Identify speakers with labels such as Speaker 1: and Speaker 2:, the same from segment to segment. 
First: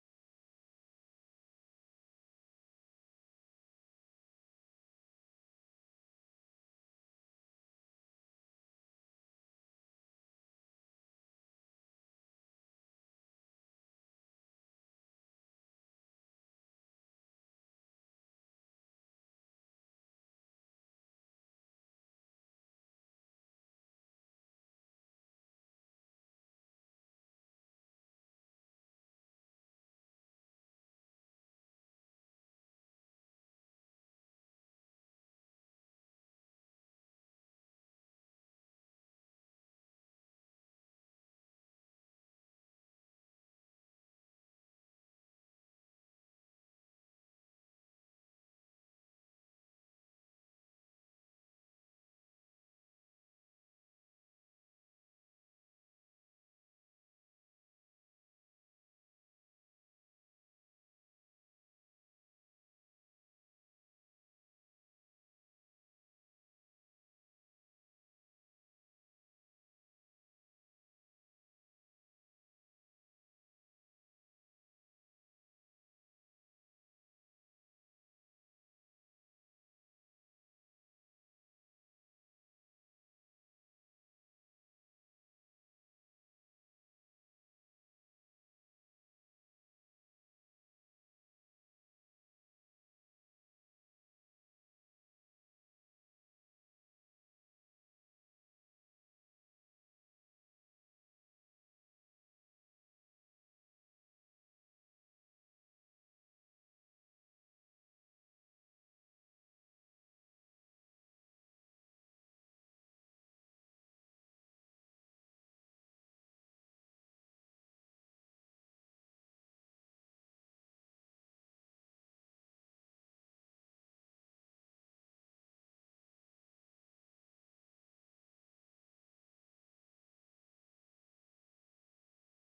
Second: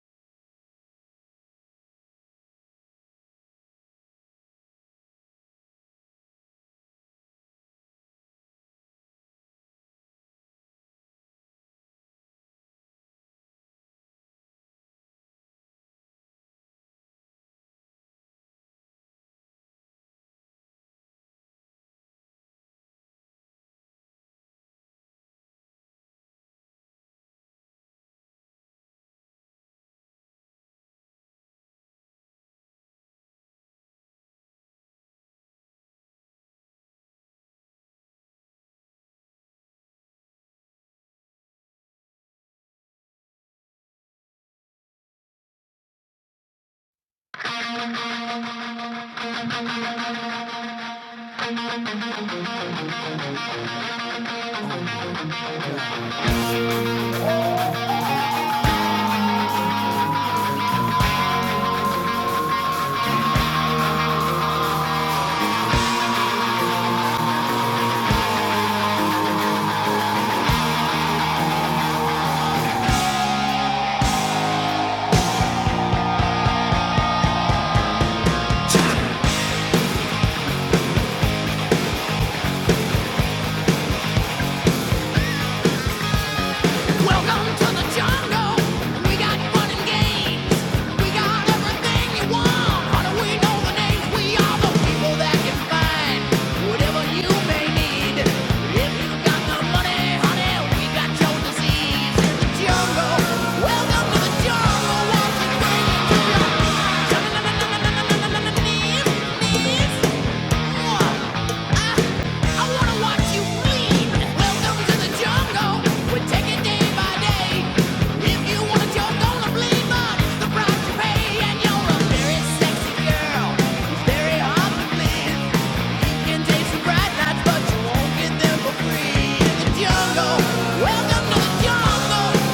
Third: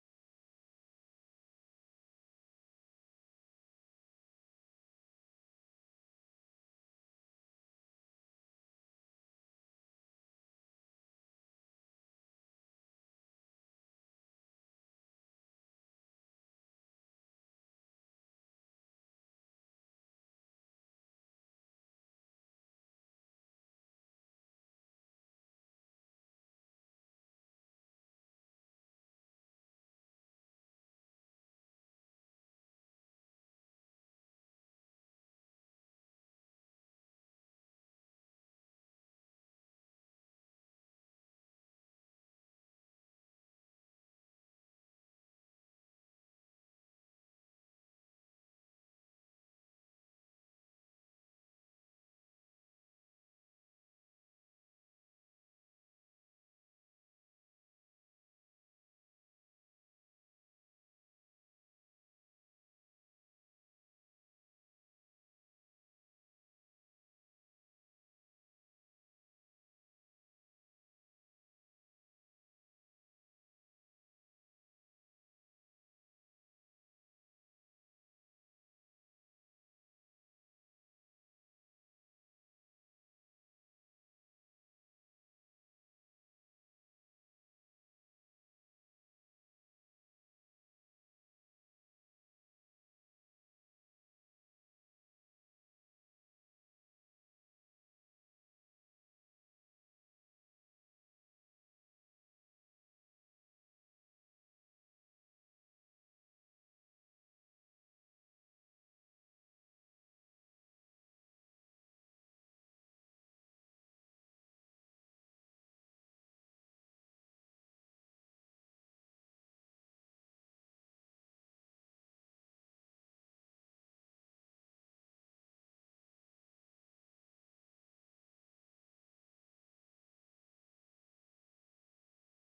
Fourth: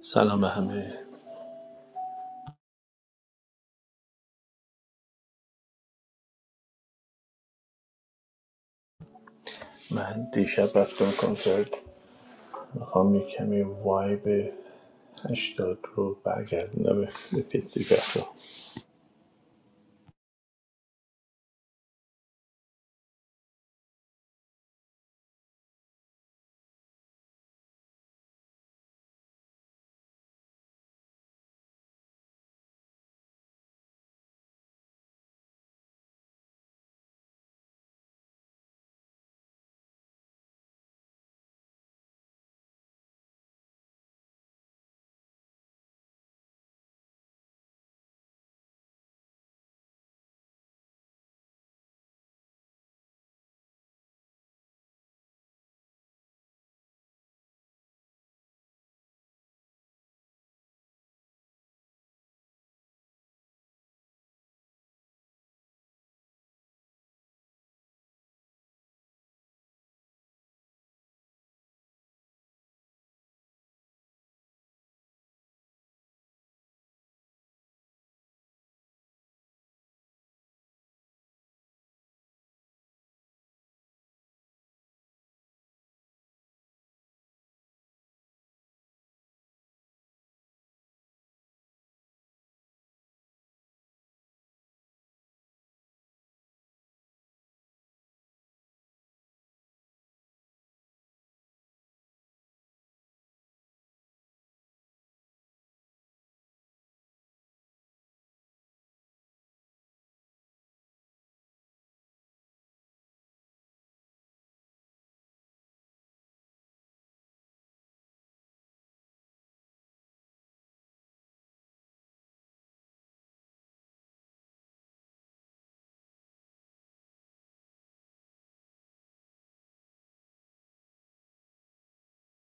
Speaker 1: سلام به همه من دیشب رفتم کنسرت میخوام یه کمی وایب هشتاد رو برگردونم به فیتسیفر رو
Speaker 2: Welcome to the jungle. We got fun and games. We got everything you want. How do we know the names? We are the people that can find whatever you may need. If you got the money, honey, we got your disease in the jungle. Welcome to the jungle. Won't bring it your knees, knees? Welcome to the jungle,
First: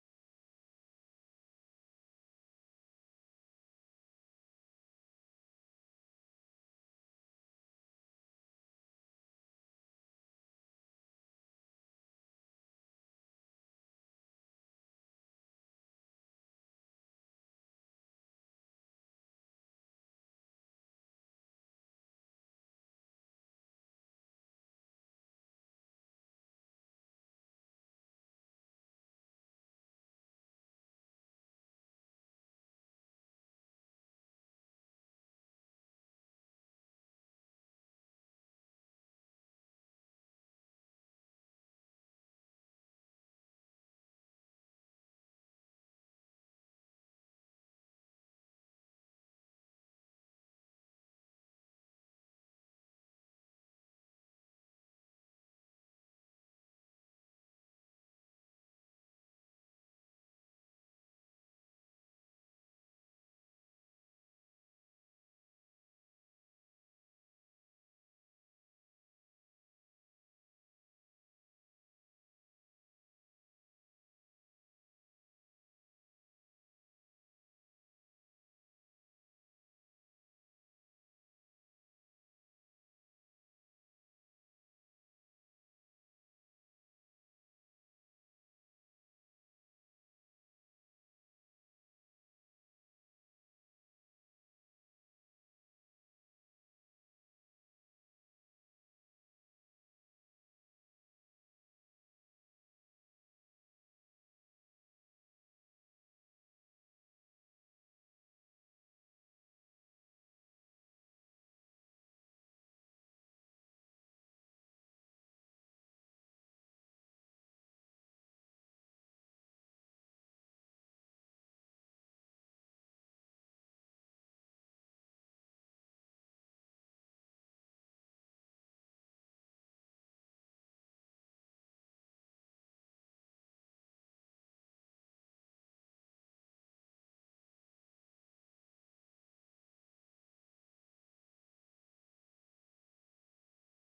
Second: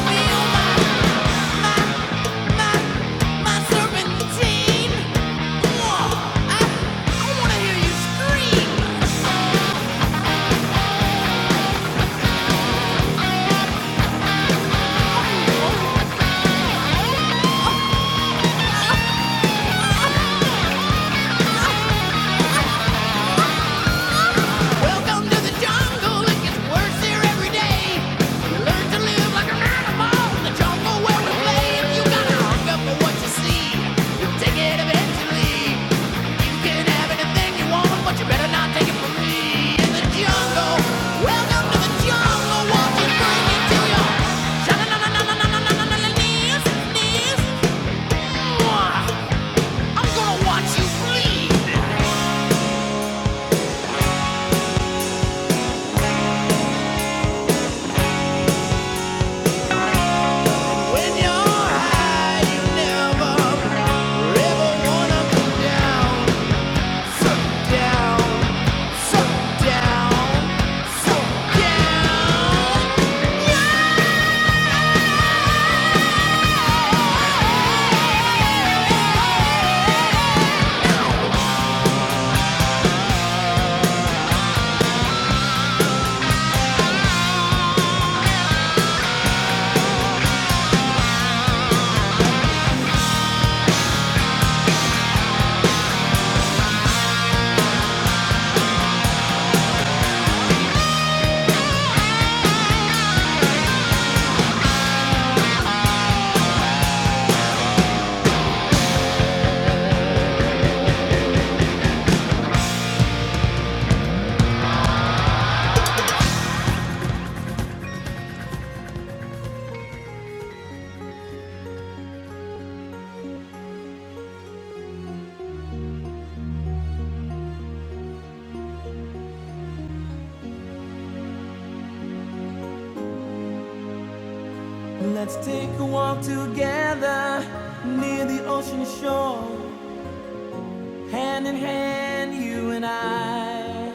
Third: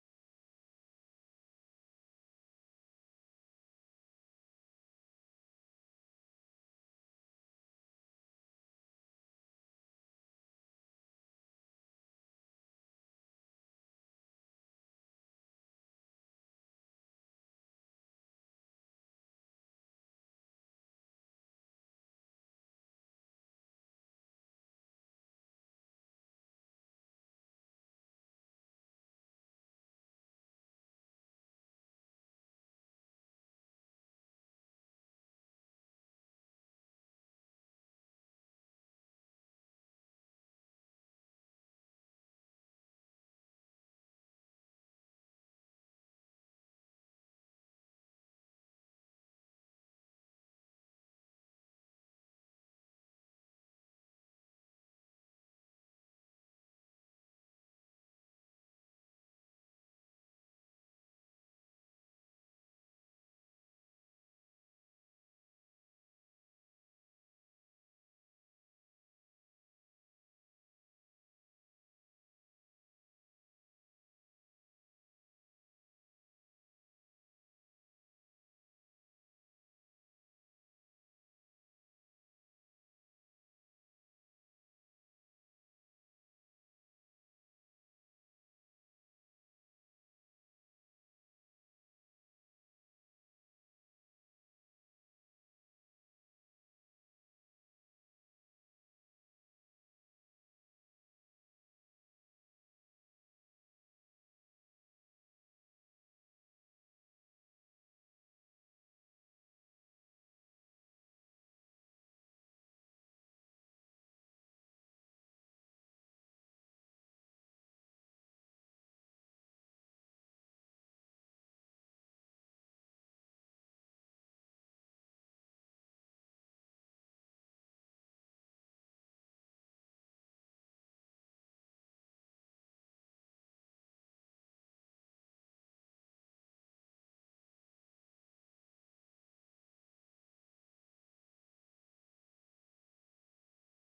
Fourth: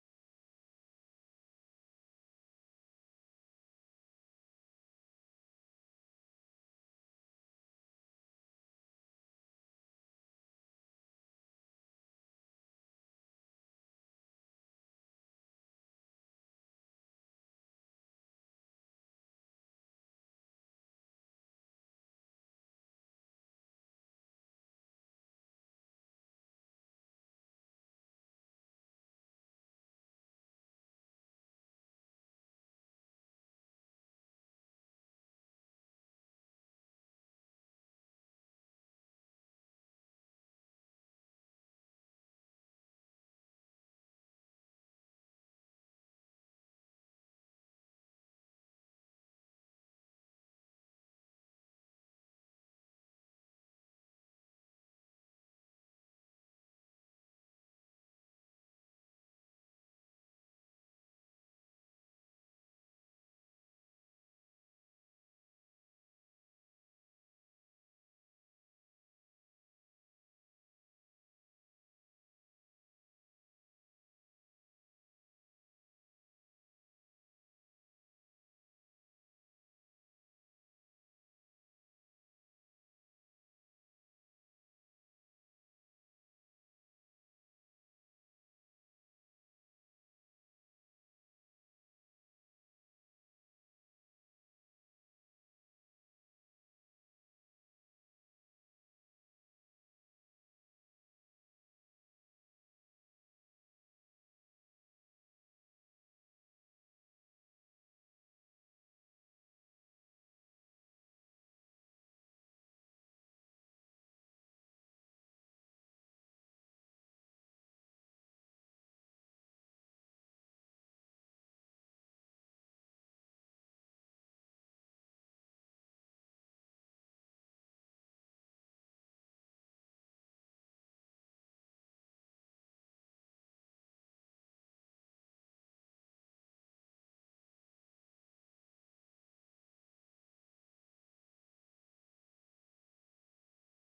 Speaker 2: feel my I wanna hear you scream! Welcome to the jungle. It gets worse here every day. You learn to live like an animal the jungle where we play. If you got a hung for what you see, you'll take it eventually. You can have anything you want, but you better not take it from me. In the jungle. Welcome to the jungle. Won't bring it to your knees, knees? I'm gonna watch you bleed. When you're high, you never ever wanna come down. So down, so down, so down. Let's take a walk together near the ocean shore, hand in hand, you and I.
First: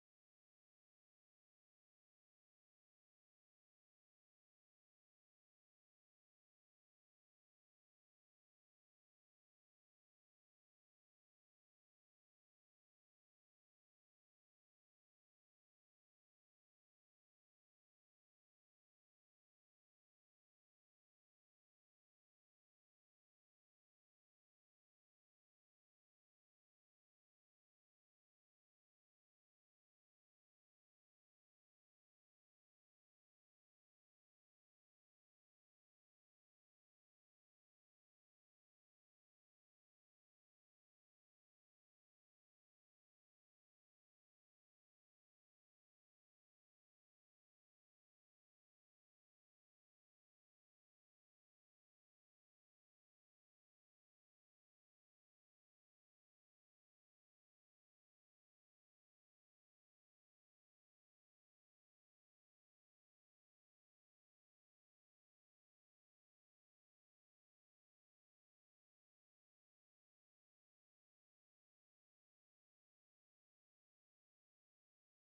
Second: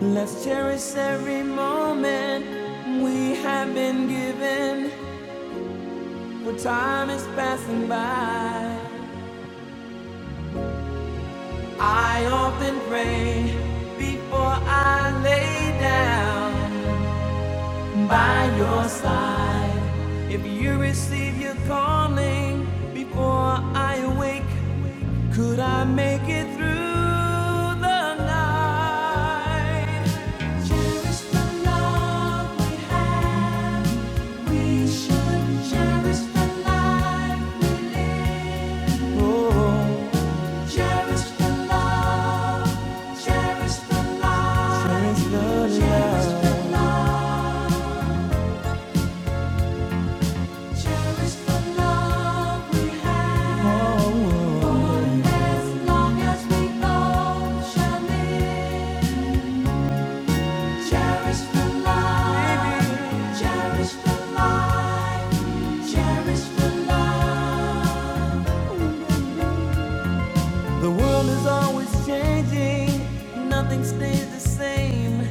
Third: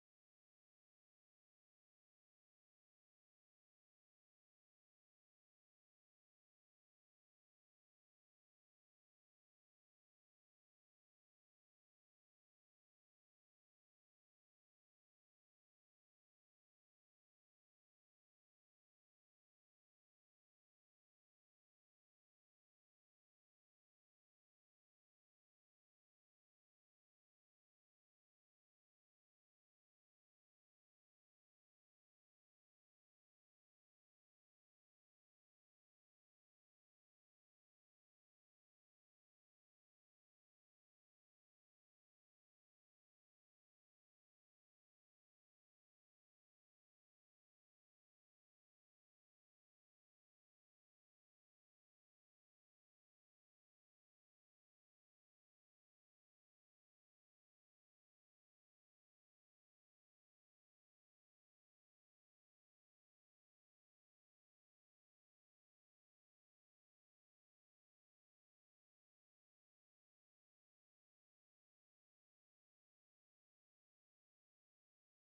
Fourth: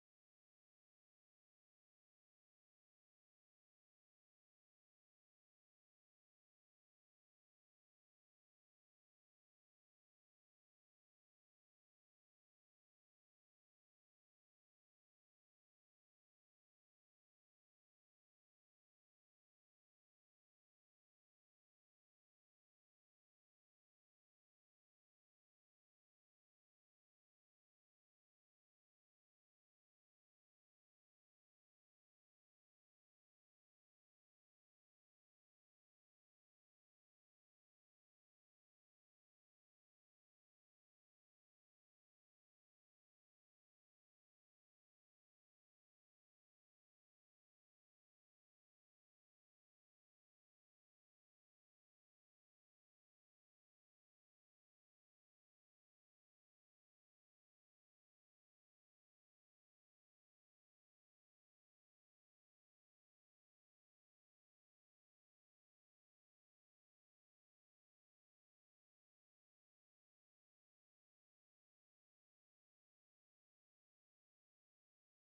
Speaker 2: Let's cherish every moment we have been given. When time is passing by, I often pray before I lay down by your side. If you receive your calling before I awake, could I make it through the night? Cherish the love we have. We should cherish the life we live. Oh. Cherish the love, cherish the love, cherish the love, cherish the love we have. For as long as we both shall live, cherish the love, cherish the life, cherish the love. The world is always changing, nothing stays the same.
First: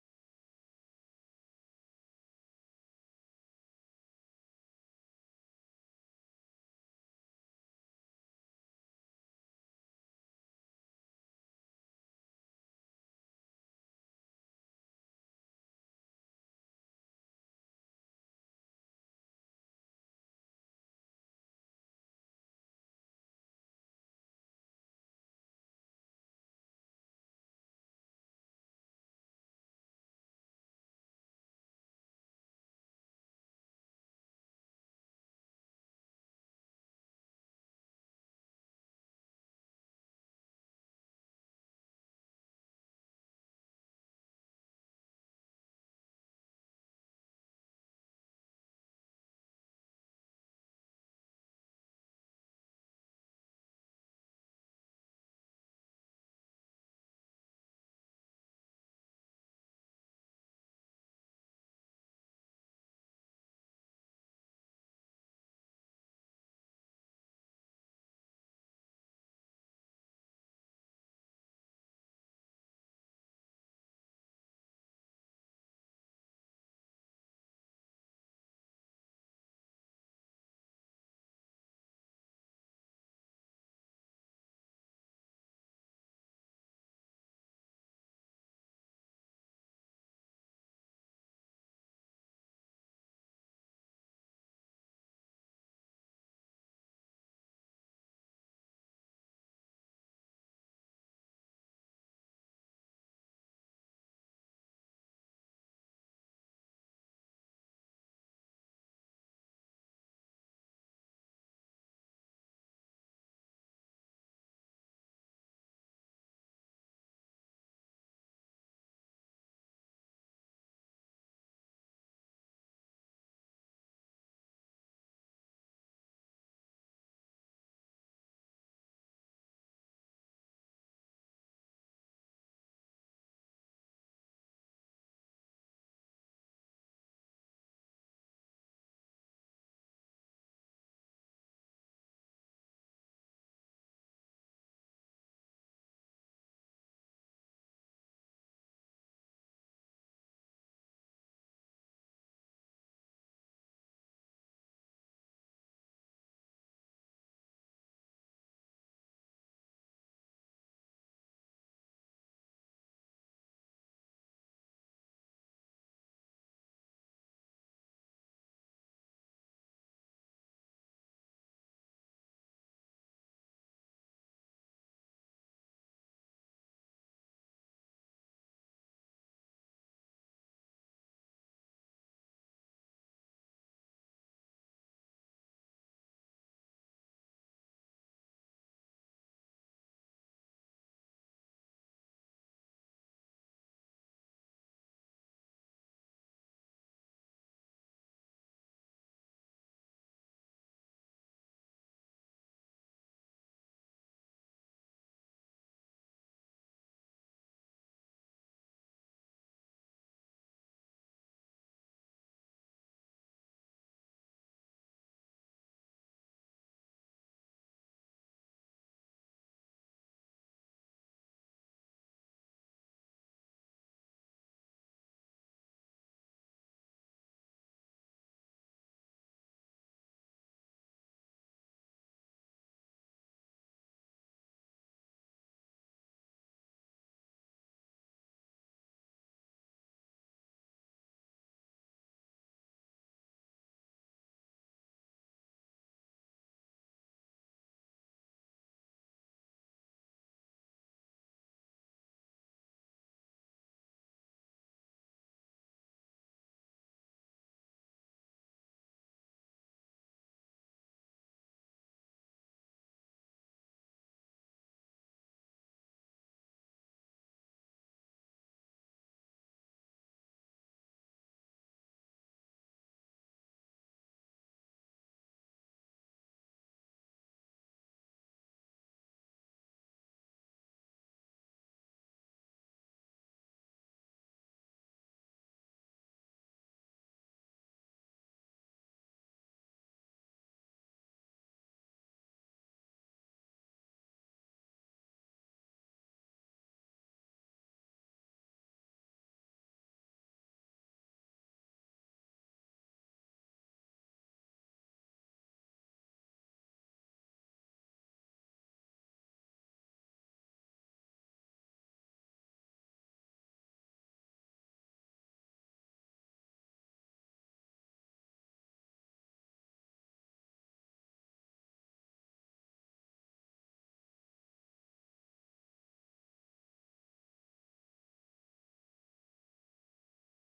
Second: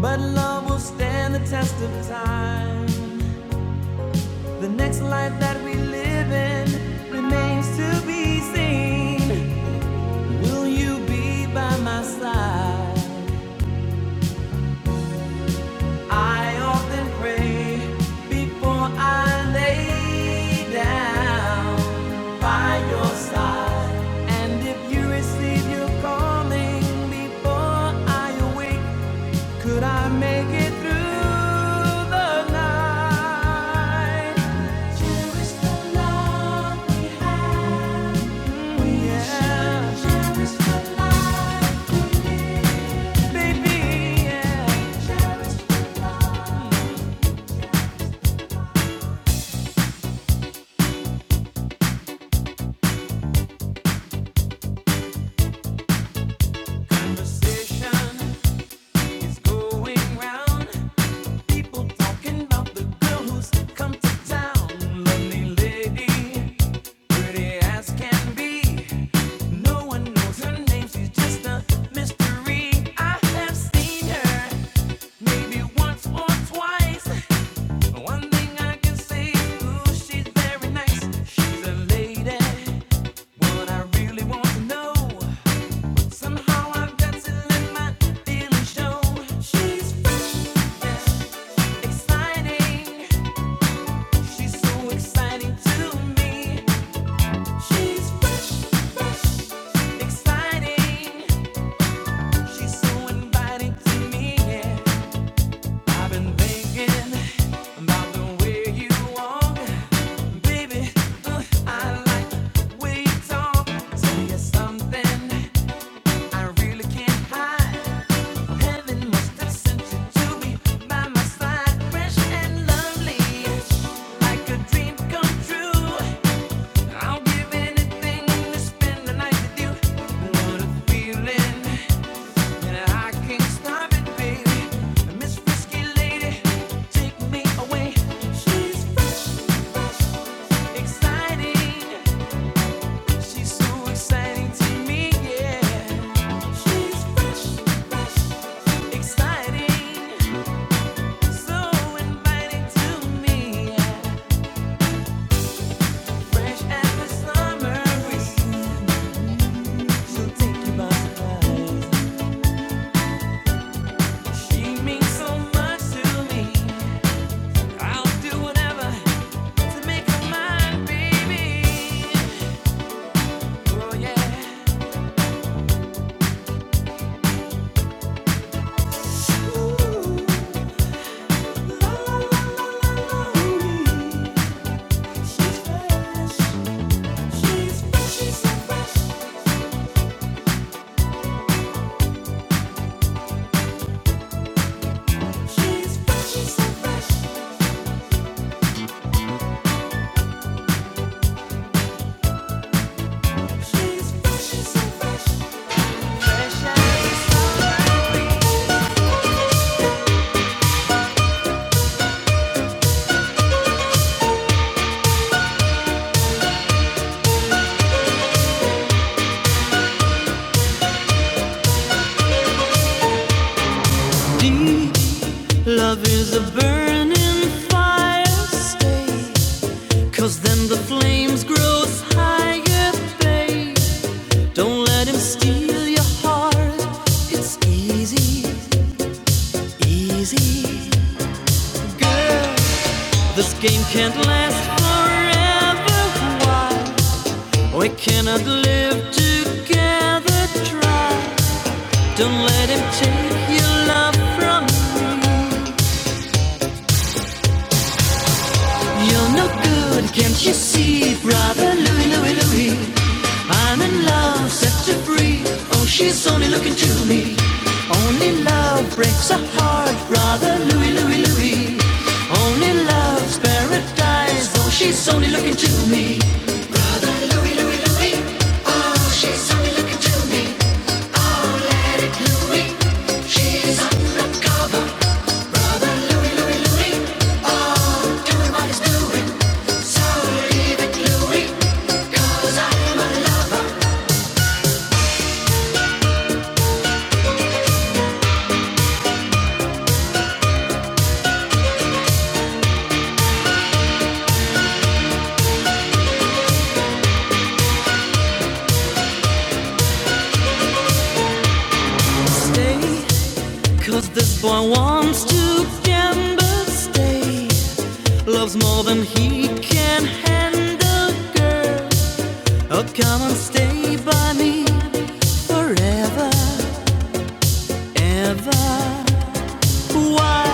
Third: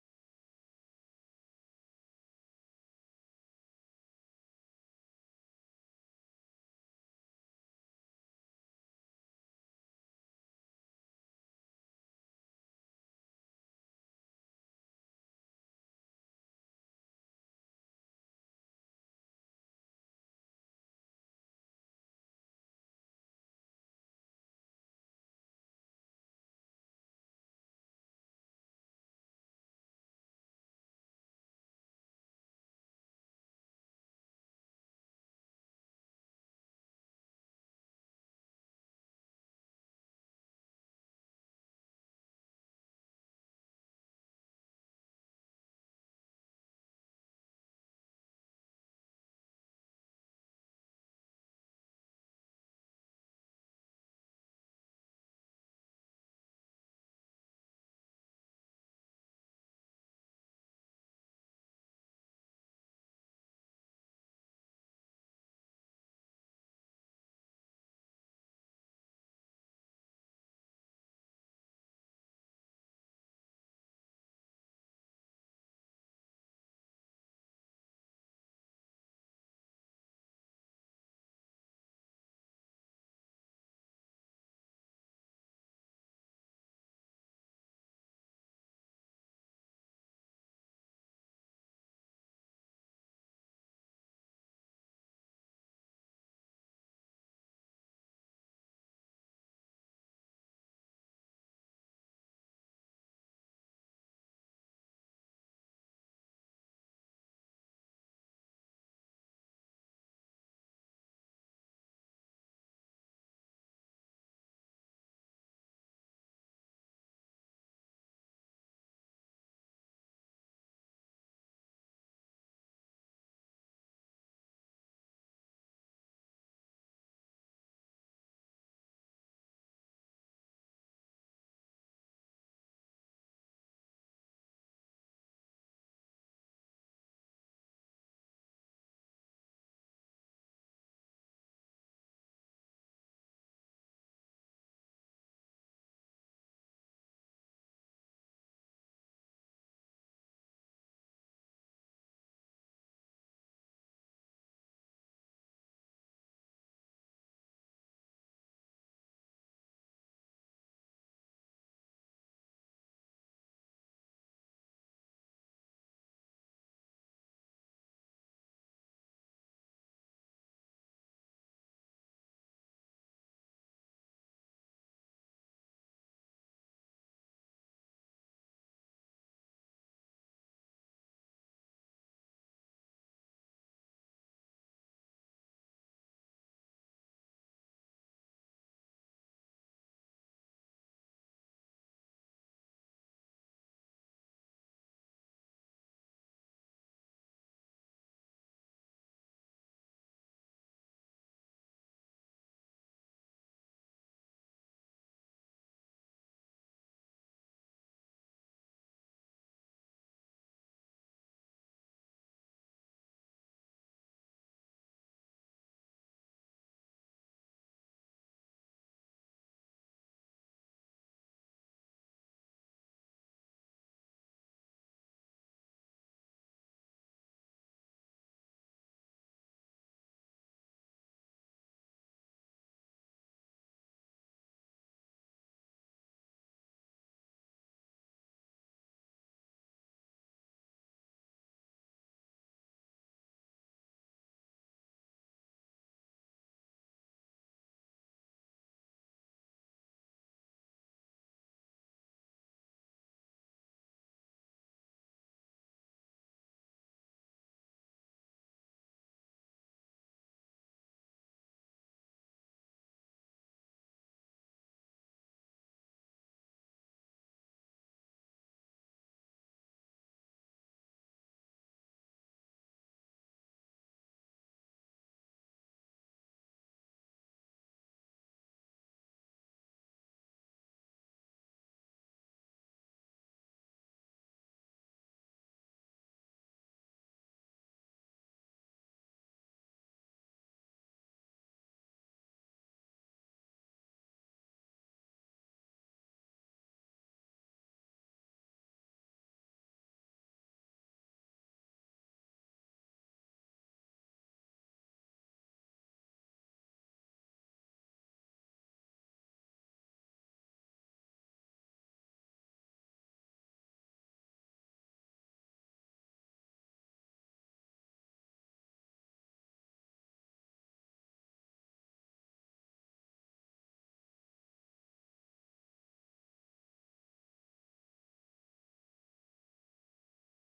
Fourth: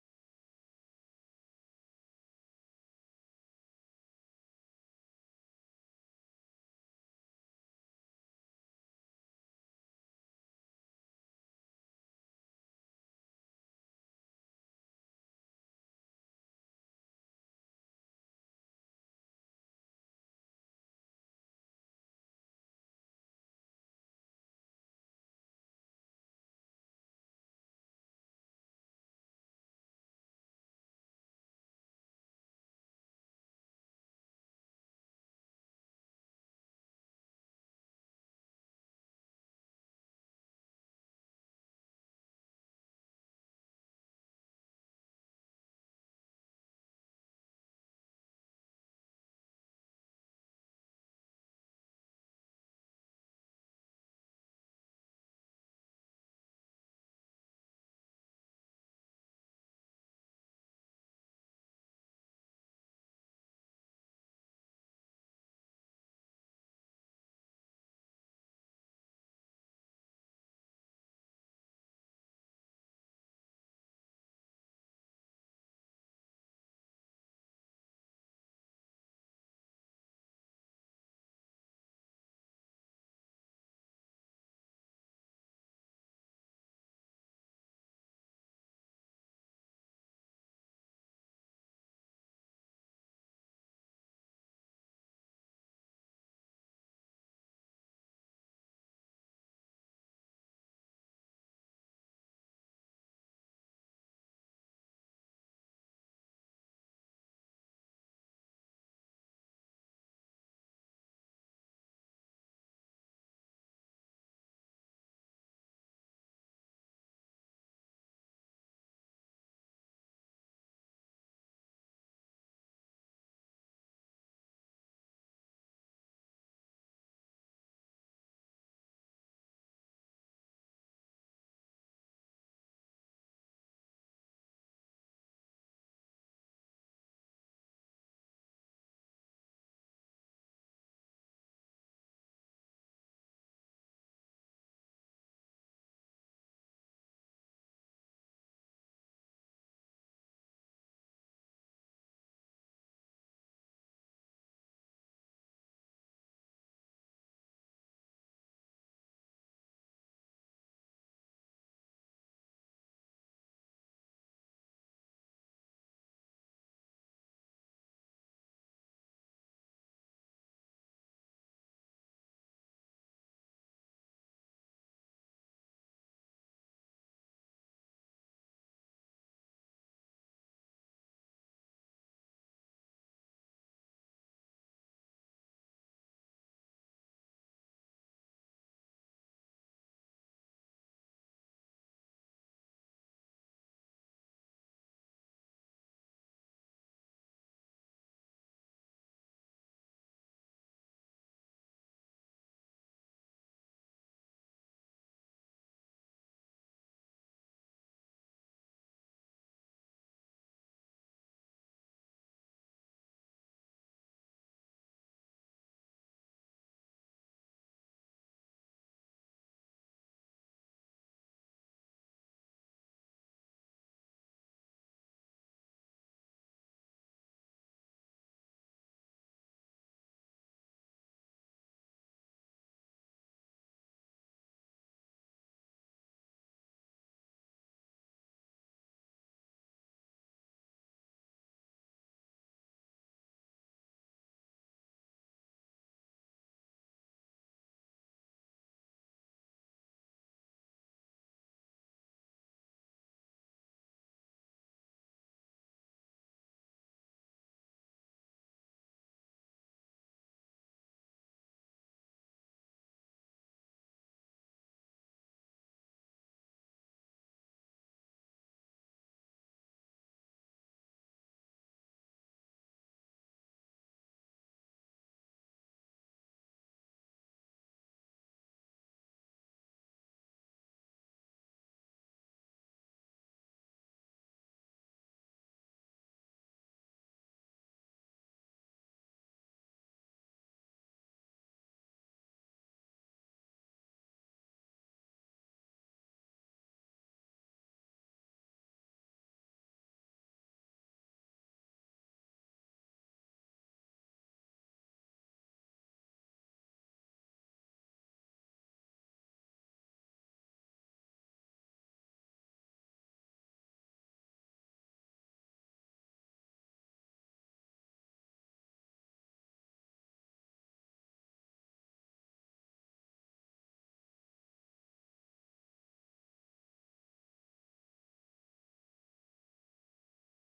Speaker 2: But love will stand the test of time. The next life that we live in remains to be seen. Will you be by my side? I often pray before I lay down by your side. And if you receive your calling before I awake, Could I make it through the night? Cherish the love we had. Yeah, should Cherish the life we live. baby, yeah. Cherish the love. Conversation is going round. Somehow I've got to let my feelings show. She's fresh, yeah. Exciting, she's so exciting to me. She's fresh, fresh, exciting. She's so inviting to me. yeah. I've been thinking the way you walk, baby. uh, I like way you talk. Say something I really can't hide. Heaven must have sent you to be by my side, fresh and lovely, like a dream come true. I'll give anything to spend the night with you. What a feeling, and I can't stop it, baby. Miss Frisky Lady, take me away. She's fresh, exciting. She's so exciting to me, yeah. She's fresh, fresh, exciting. She's fresh, she's so fresh, she's fresh, she's so fresh. Deep love is a burning fire. Stay, cause then the flames grow higher, babe. Don't let him steal your heart. It's easy, easy, girl. This game can't last forever. Why? We cannot live together. Try. Don't let him take your love from me. You're no good, can't you see, brother Louie, Louie, Louie? I'm in love, set her free. Oh, she's only looking to me. Only love breaks a heart, brother Louie, Louie, Louie. Only love's paradise. Oh, she's only looking to me. Stay, cause this boy wants to gamble. Stay, loves more than he can handle, girl. Oh, come and stay by me. forever, ever. Why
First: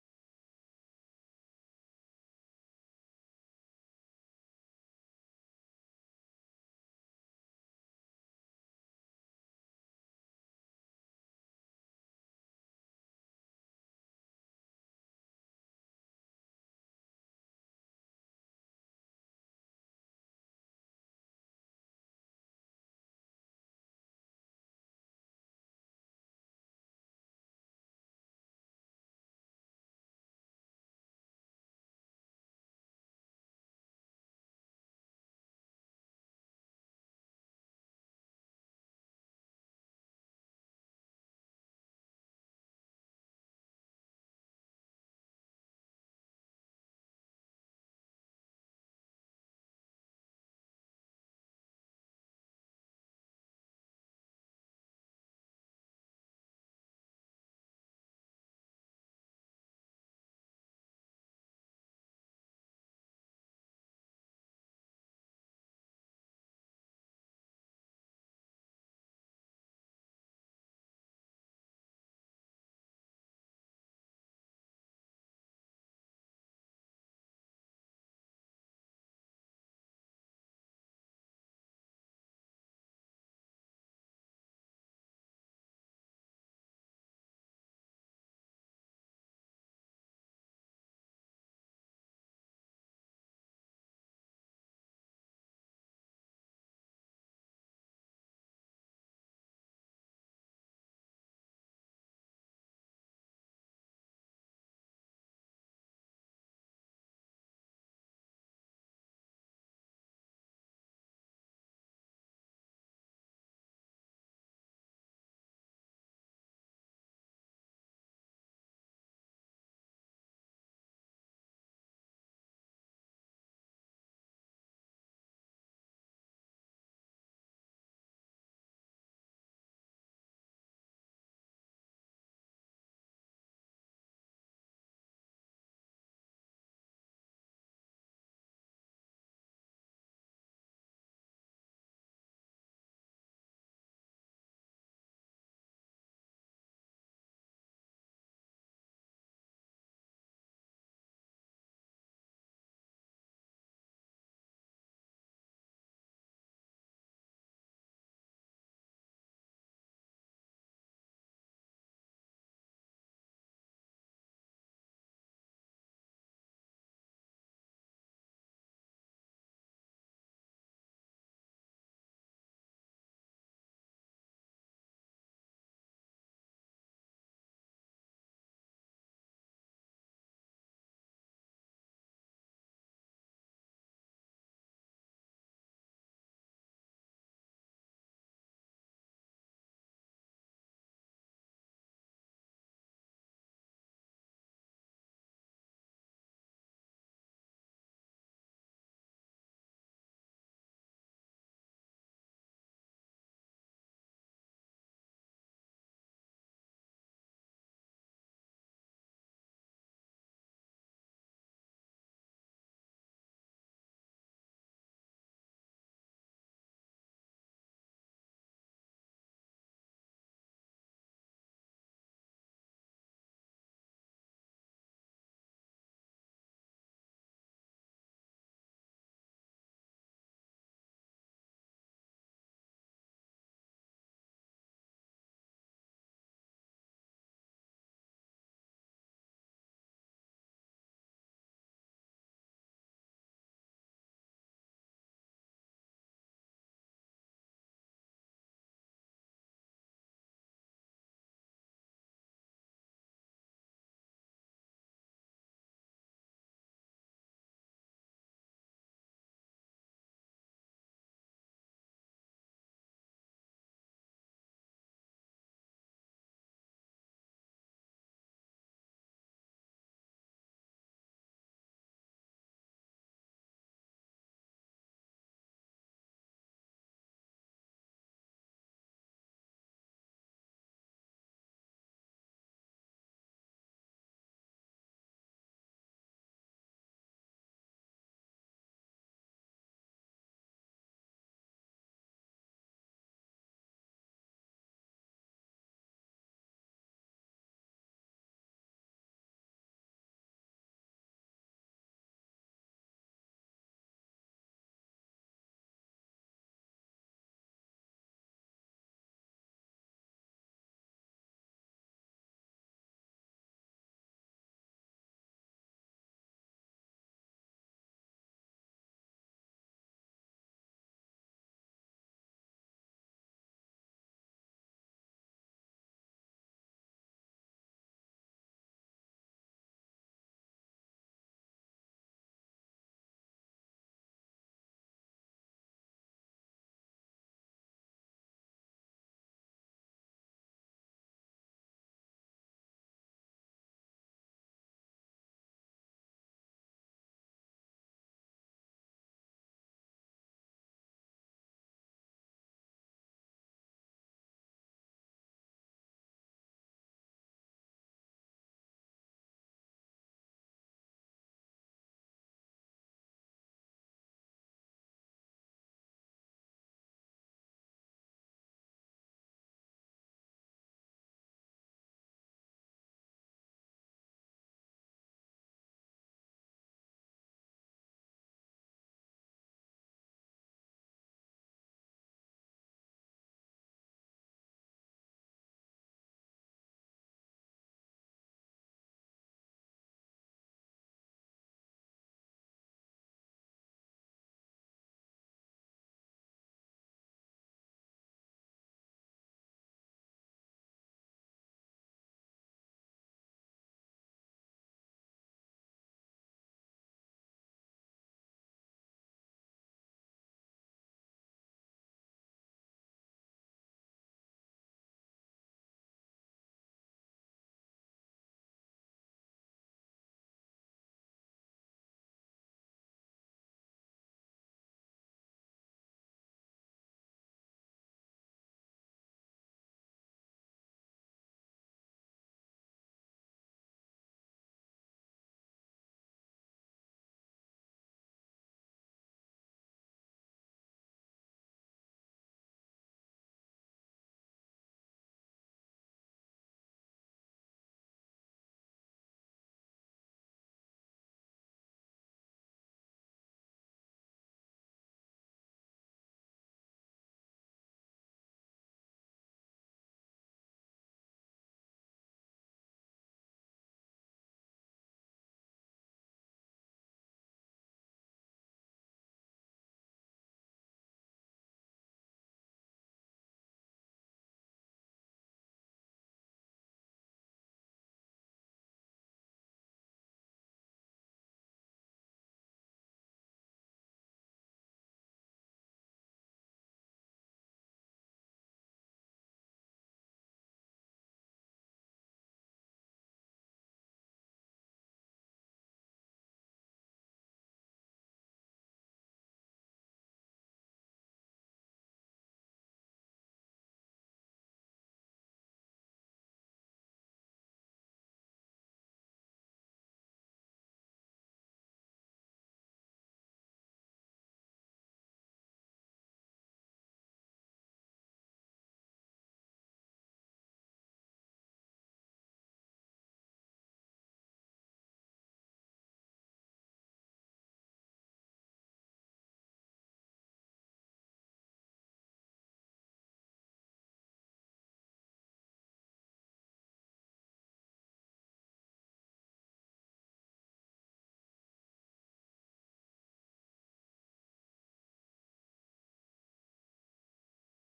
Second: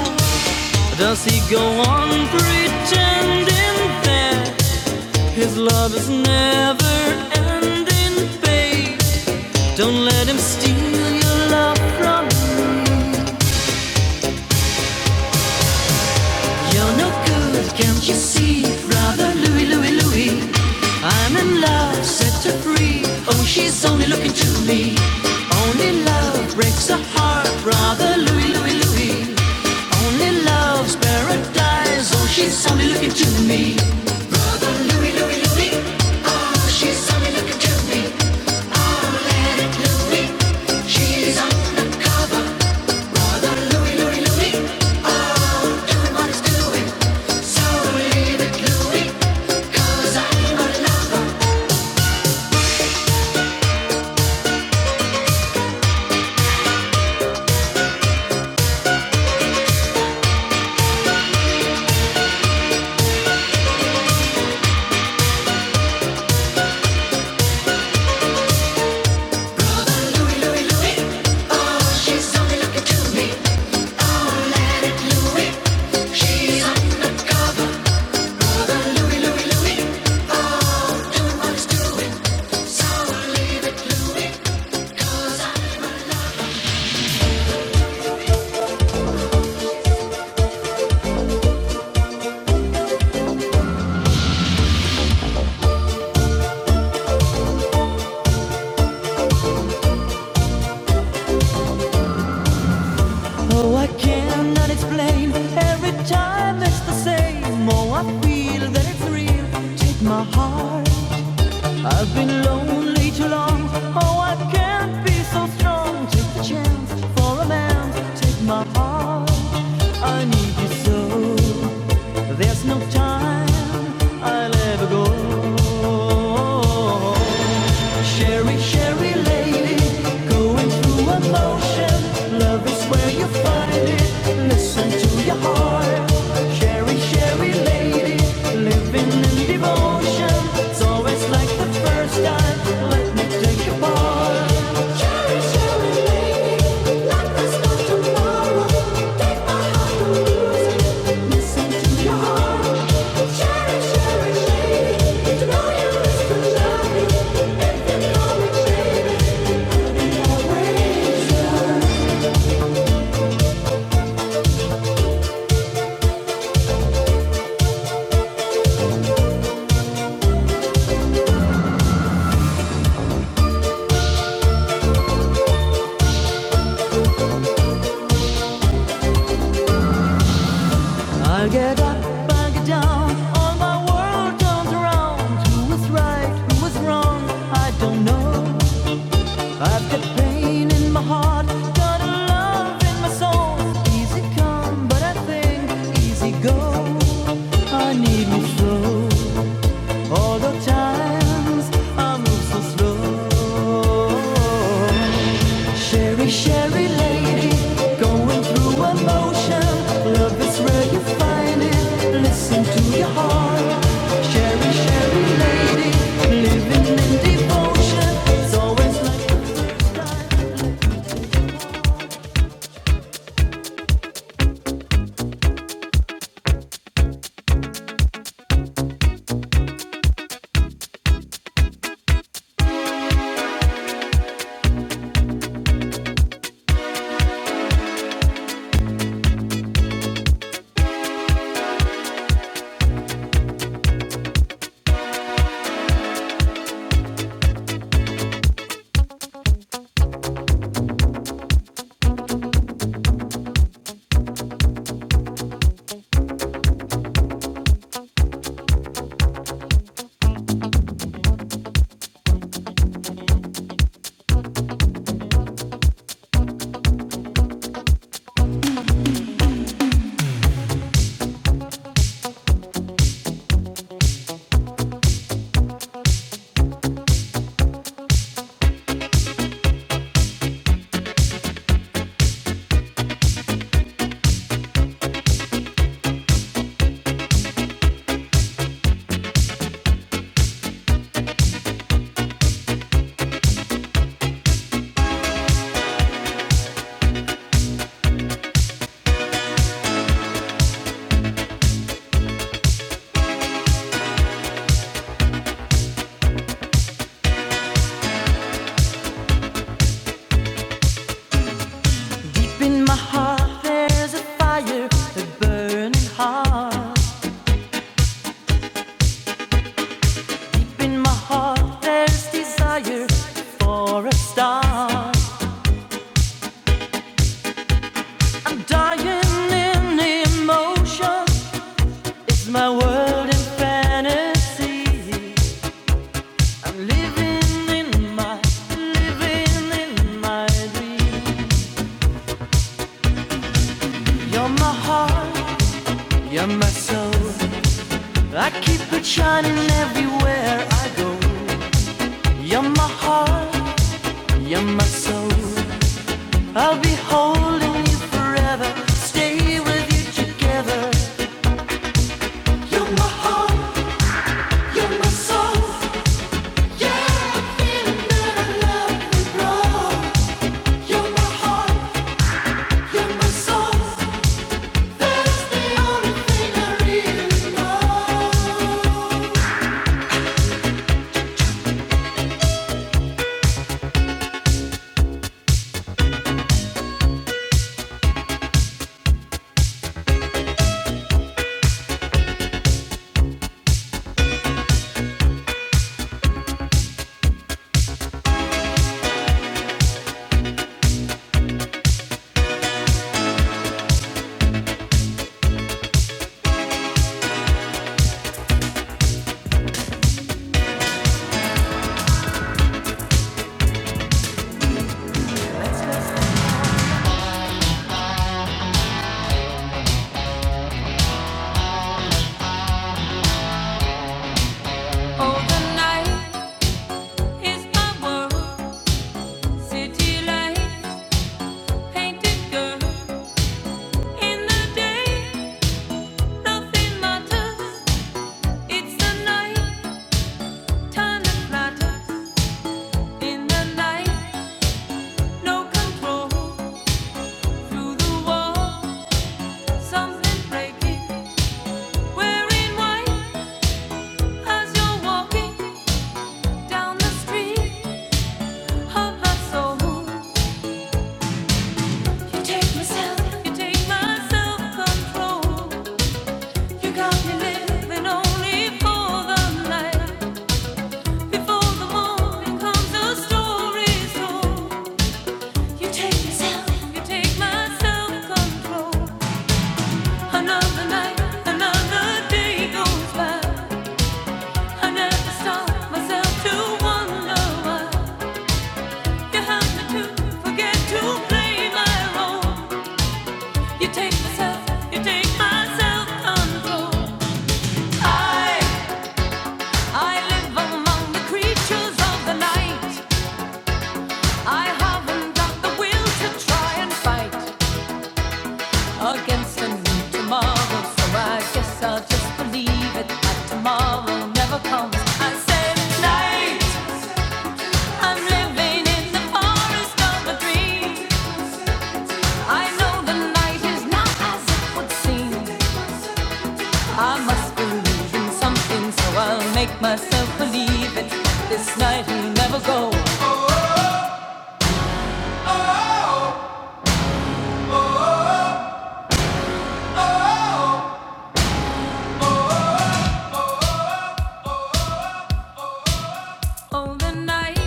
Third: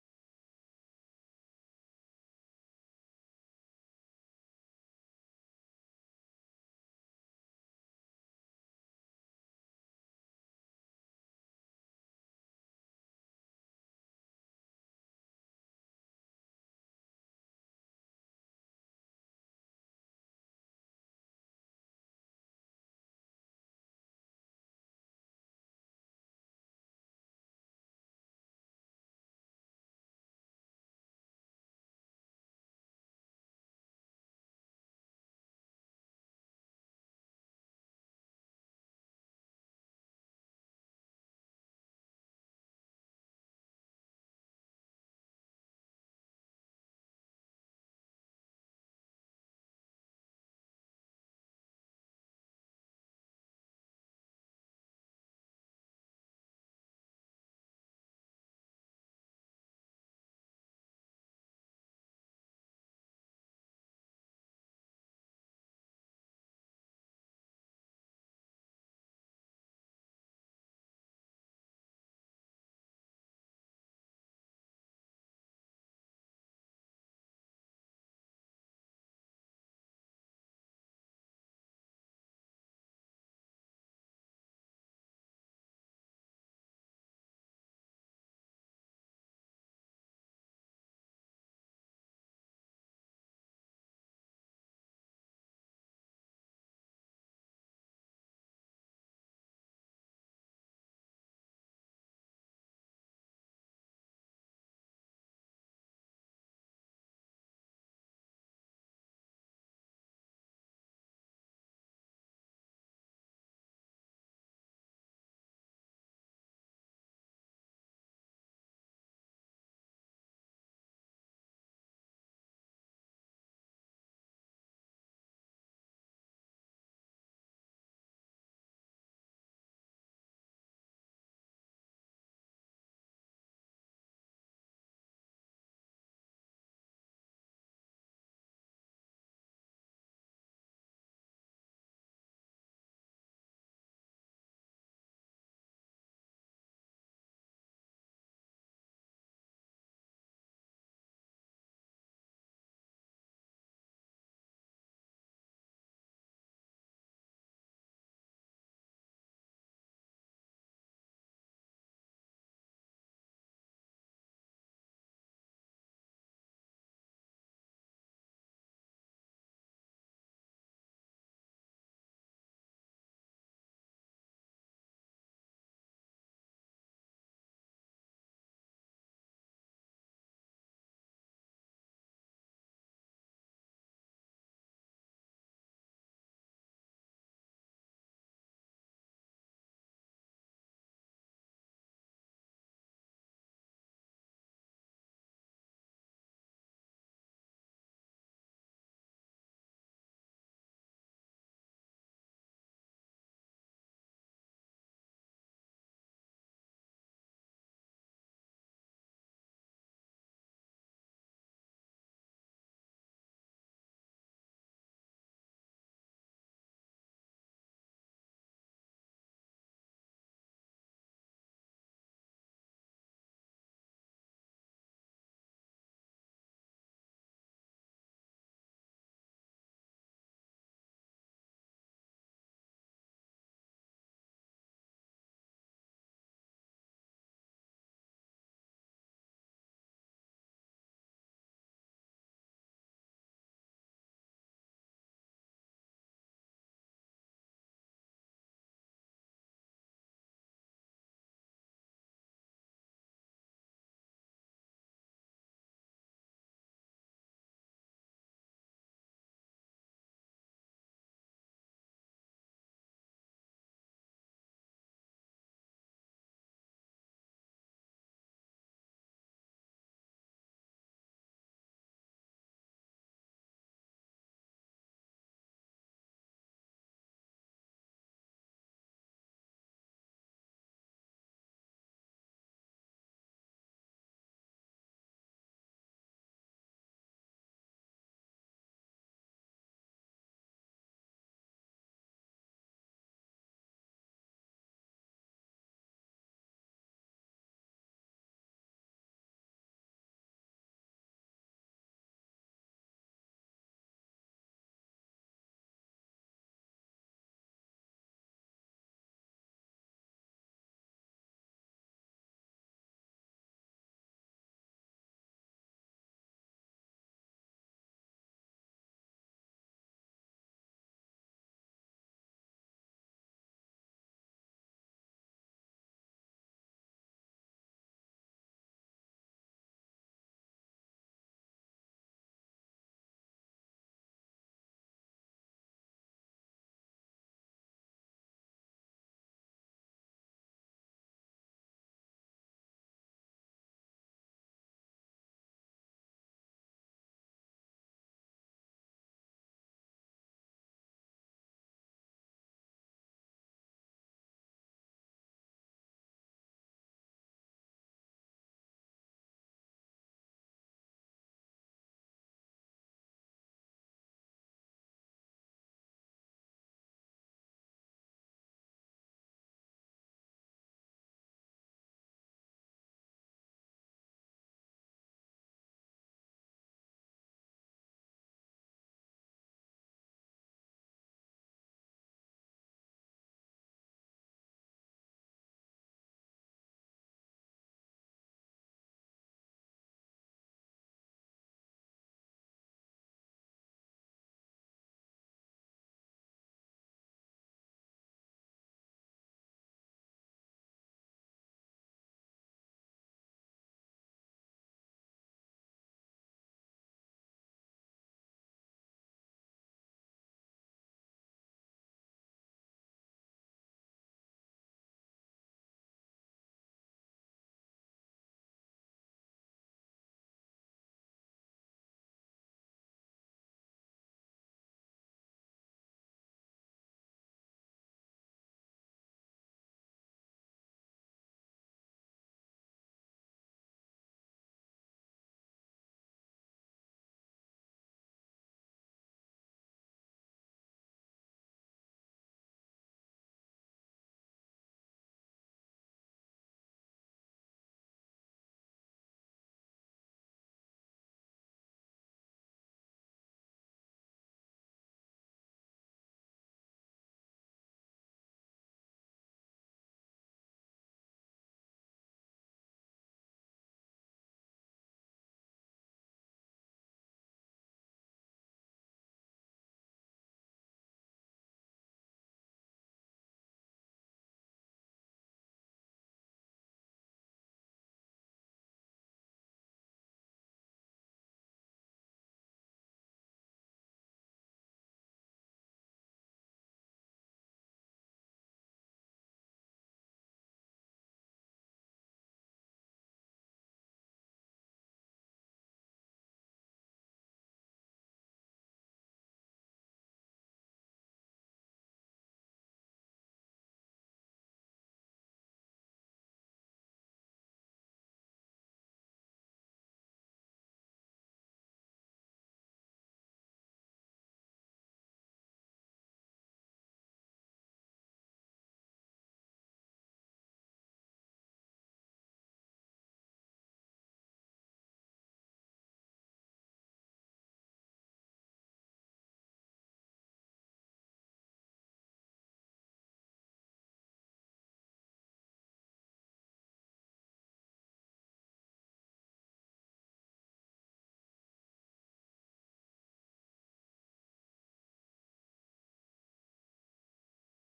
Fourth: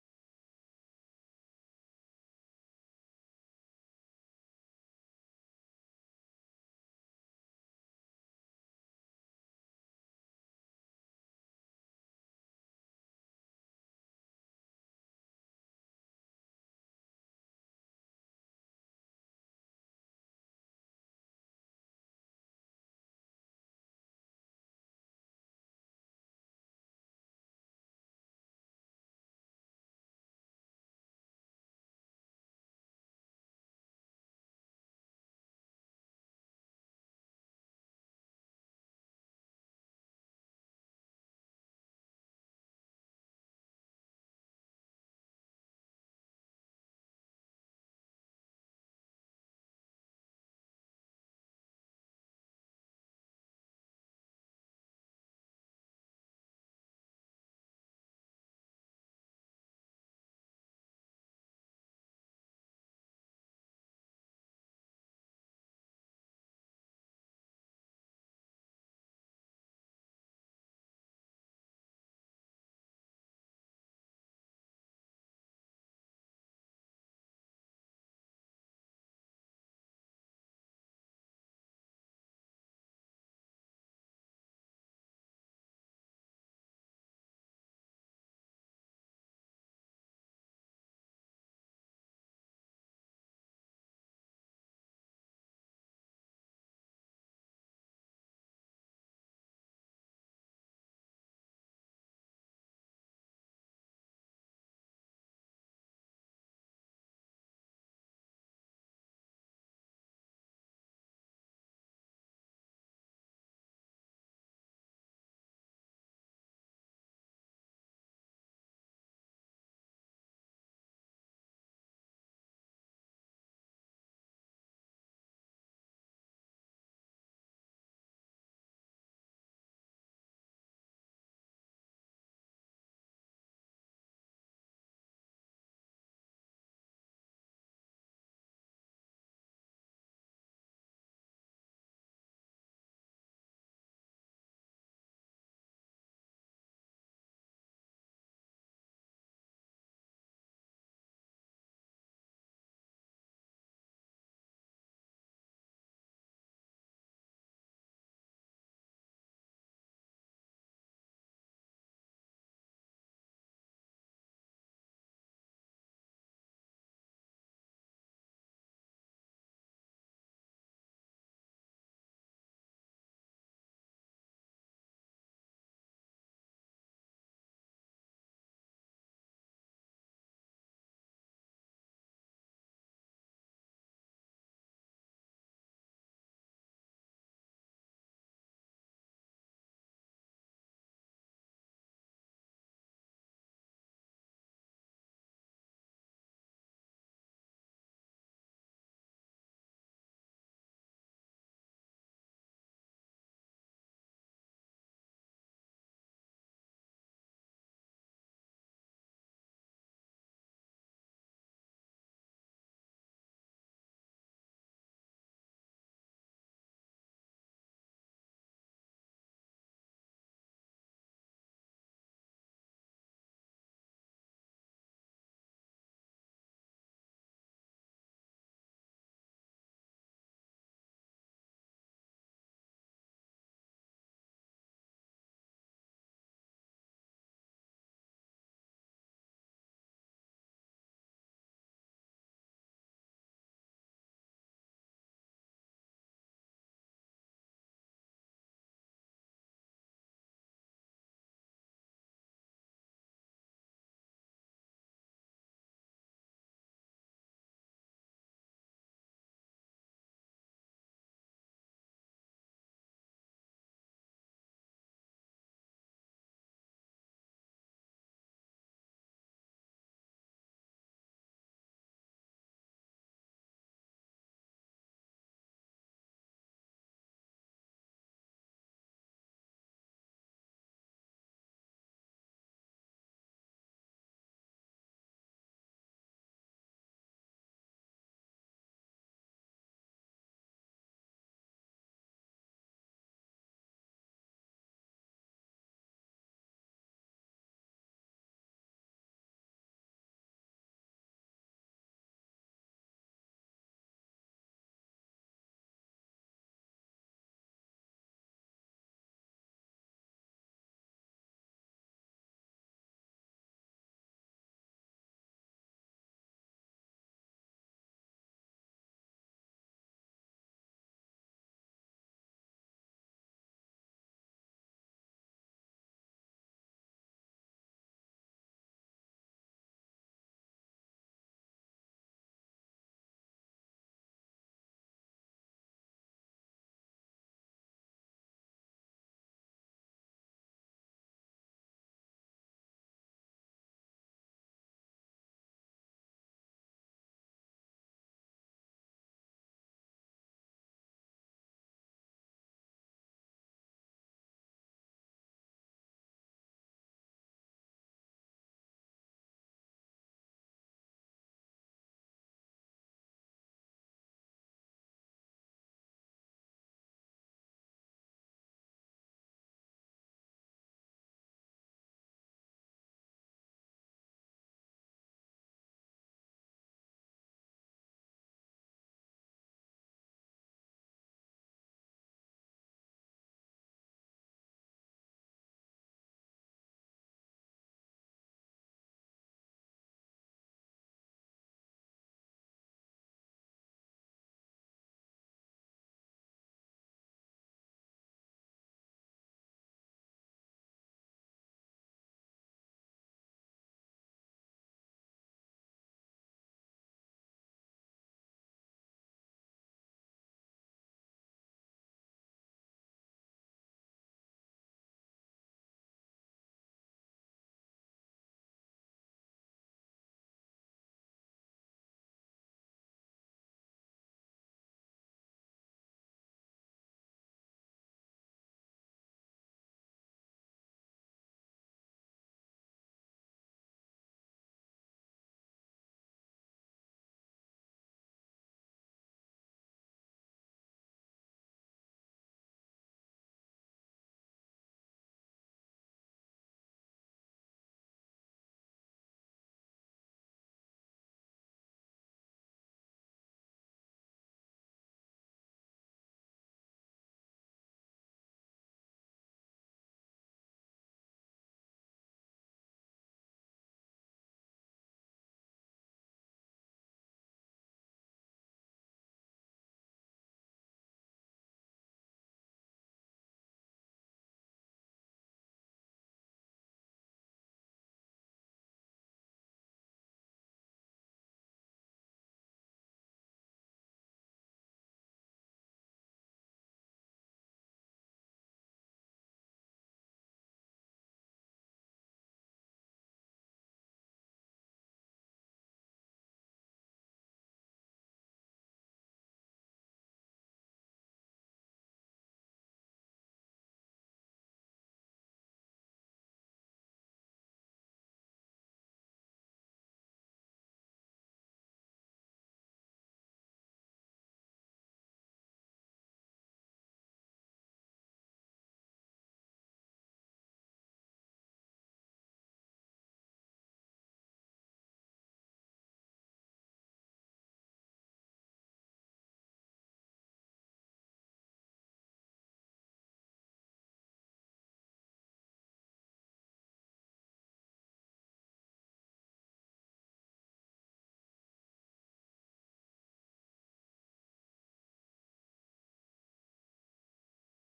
Speaker 2: does he go on pretending that his love is never ending, babe? Don't let him steal your love from me. You're no good, can't you see, brother Louie, Louie, Louie? I'm in love, set her free. Oh, she's only looking to me. Only love breaks a heart, brother Louie, Louie, Louie. Only love's paradise. Oh, she's only looking to me. Oh, I cannot explain. Every time it's the same. Oh, I feel that it's real. Take my heart. I've been lonely too long. Oh, I can't be so strong. Take the chance for a man. Take my heart. I need you so. There's no time I'll ever go. Sherry, Sherry lady, going through emotion. Love is where you find it. Listen to your heart. Sherry, Sherry lady, living in devotion. It's always like the first time. Let me take your part. I get up, I get down, all my world turns around. Who was right, who was wrong, I don't know. I've got pain in my heart, got a love in my soul. Easy come, but I think easy go. I need me slow. All the times I move so slow. Sherry, Sherry lady, going through emotion. Love is where you find it. Listen to your heart. Sherry, Sherry lady, living in devotion. It's always like the first time. Deep in my heart, there's a fire, a burning heart. Deep in my heart, there's desire for a star. I'm dying in emotion. My world in fantasy. I'm living in my, living in my dream. You're my heart, you're my soul. I keep it shining everywhere I go. You're my heart, you're my soul. I'll be holding you forever. Stay with you together. You're my heart, you're my soul. Yeah, the feeling that I love and grow. You're my heart. Wearing white as you're walking down the street. heart, heart, soul. You take myself, you take my self-control. You got me living only for the night. Before the morning comes, a story's told. You take myself, you take my self-control. Another night, another day goes by. I never stop myself to wonder why you help me to forget to play my role. You take myself, you take my self I, I live among the creatures of the night. I haven't got the will to try and fight against a new tomorrow. So I guess I'll just believe it that tomorrow never comes. I said night, I'm living in the forest of a dream. I know the night is not as it would seem. I must believe in something, so I'll make myself believe it. This night will never go. Oh, the night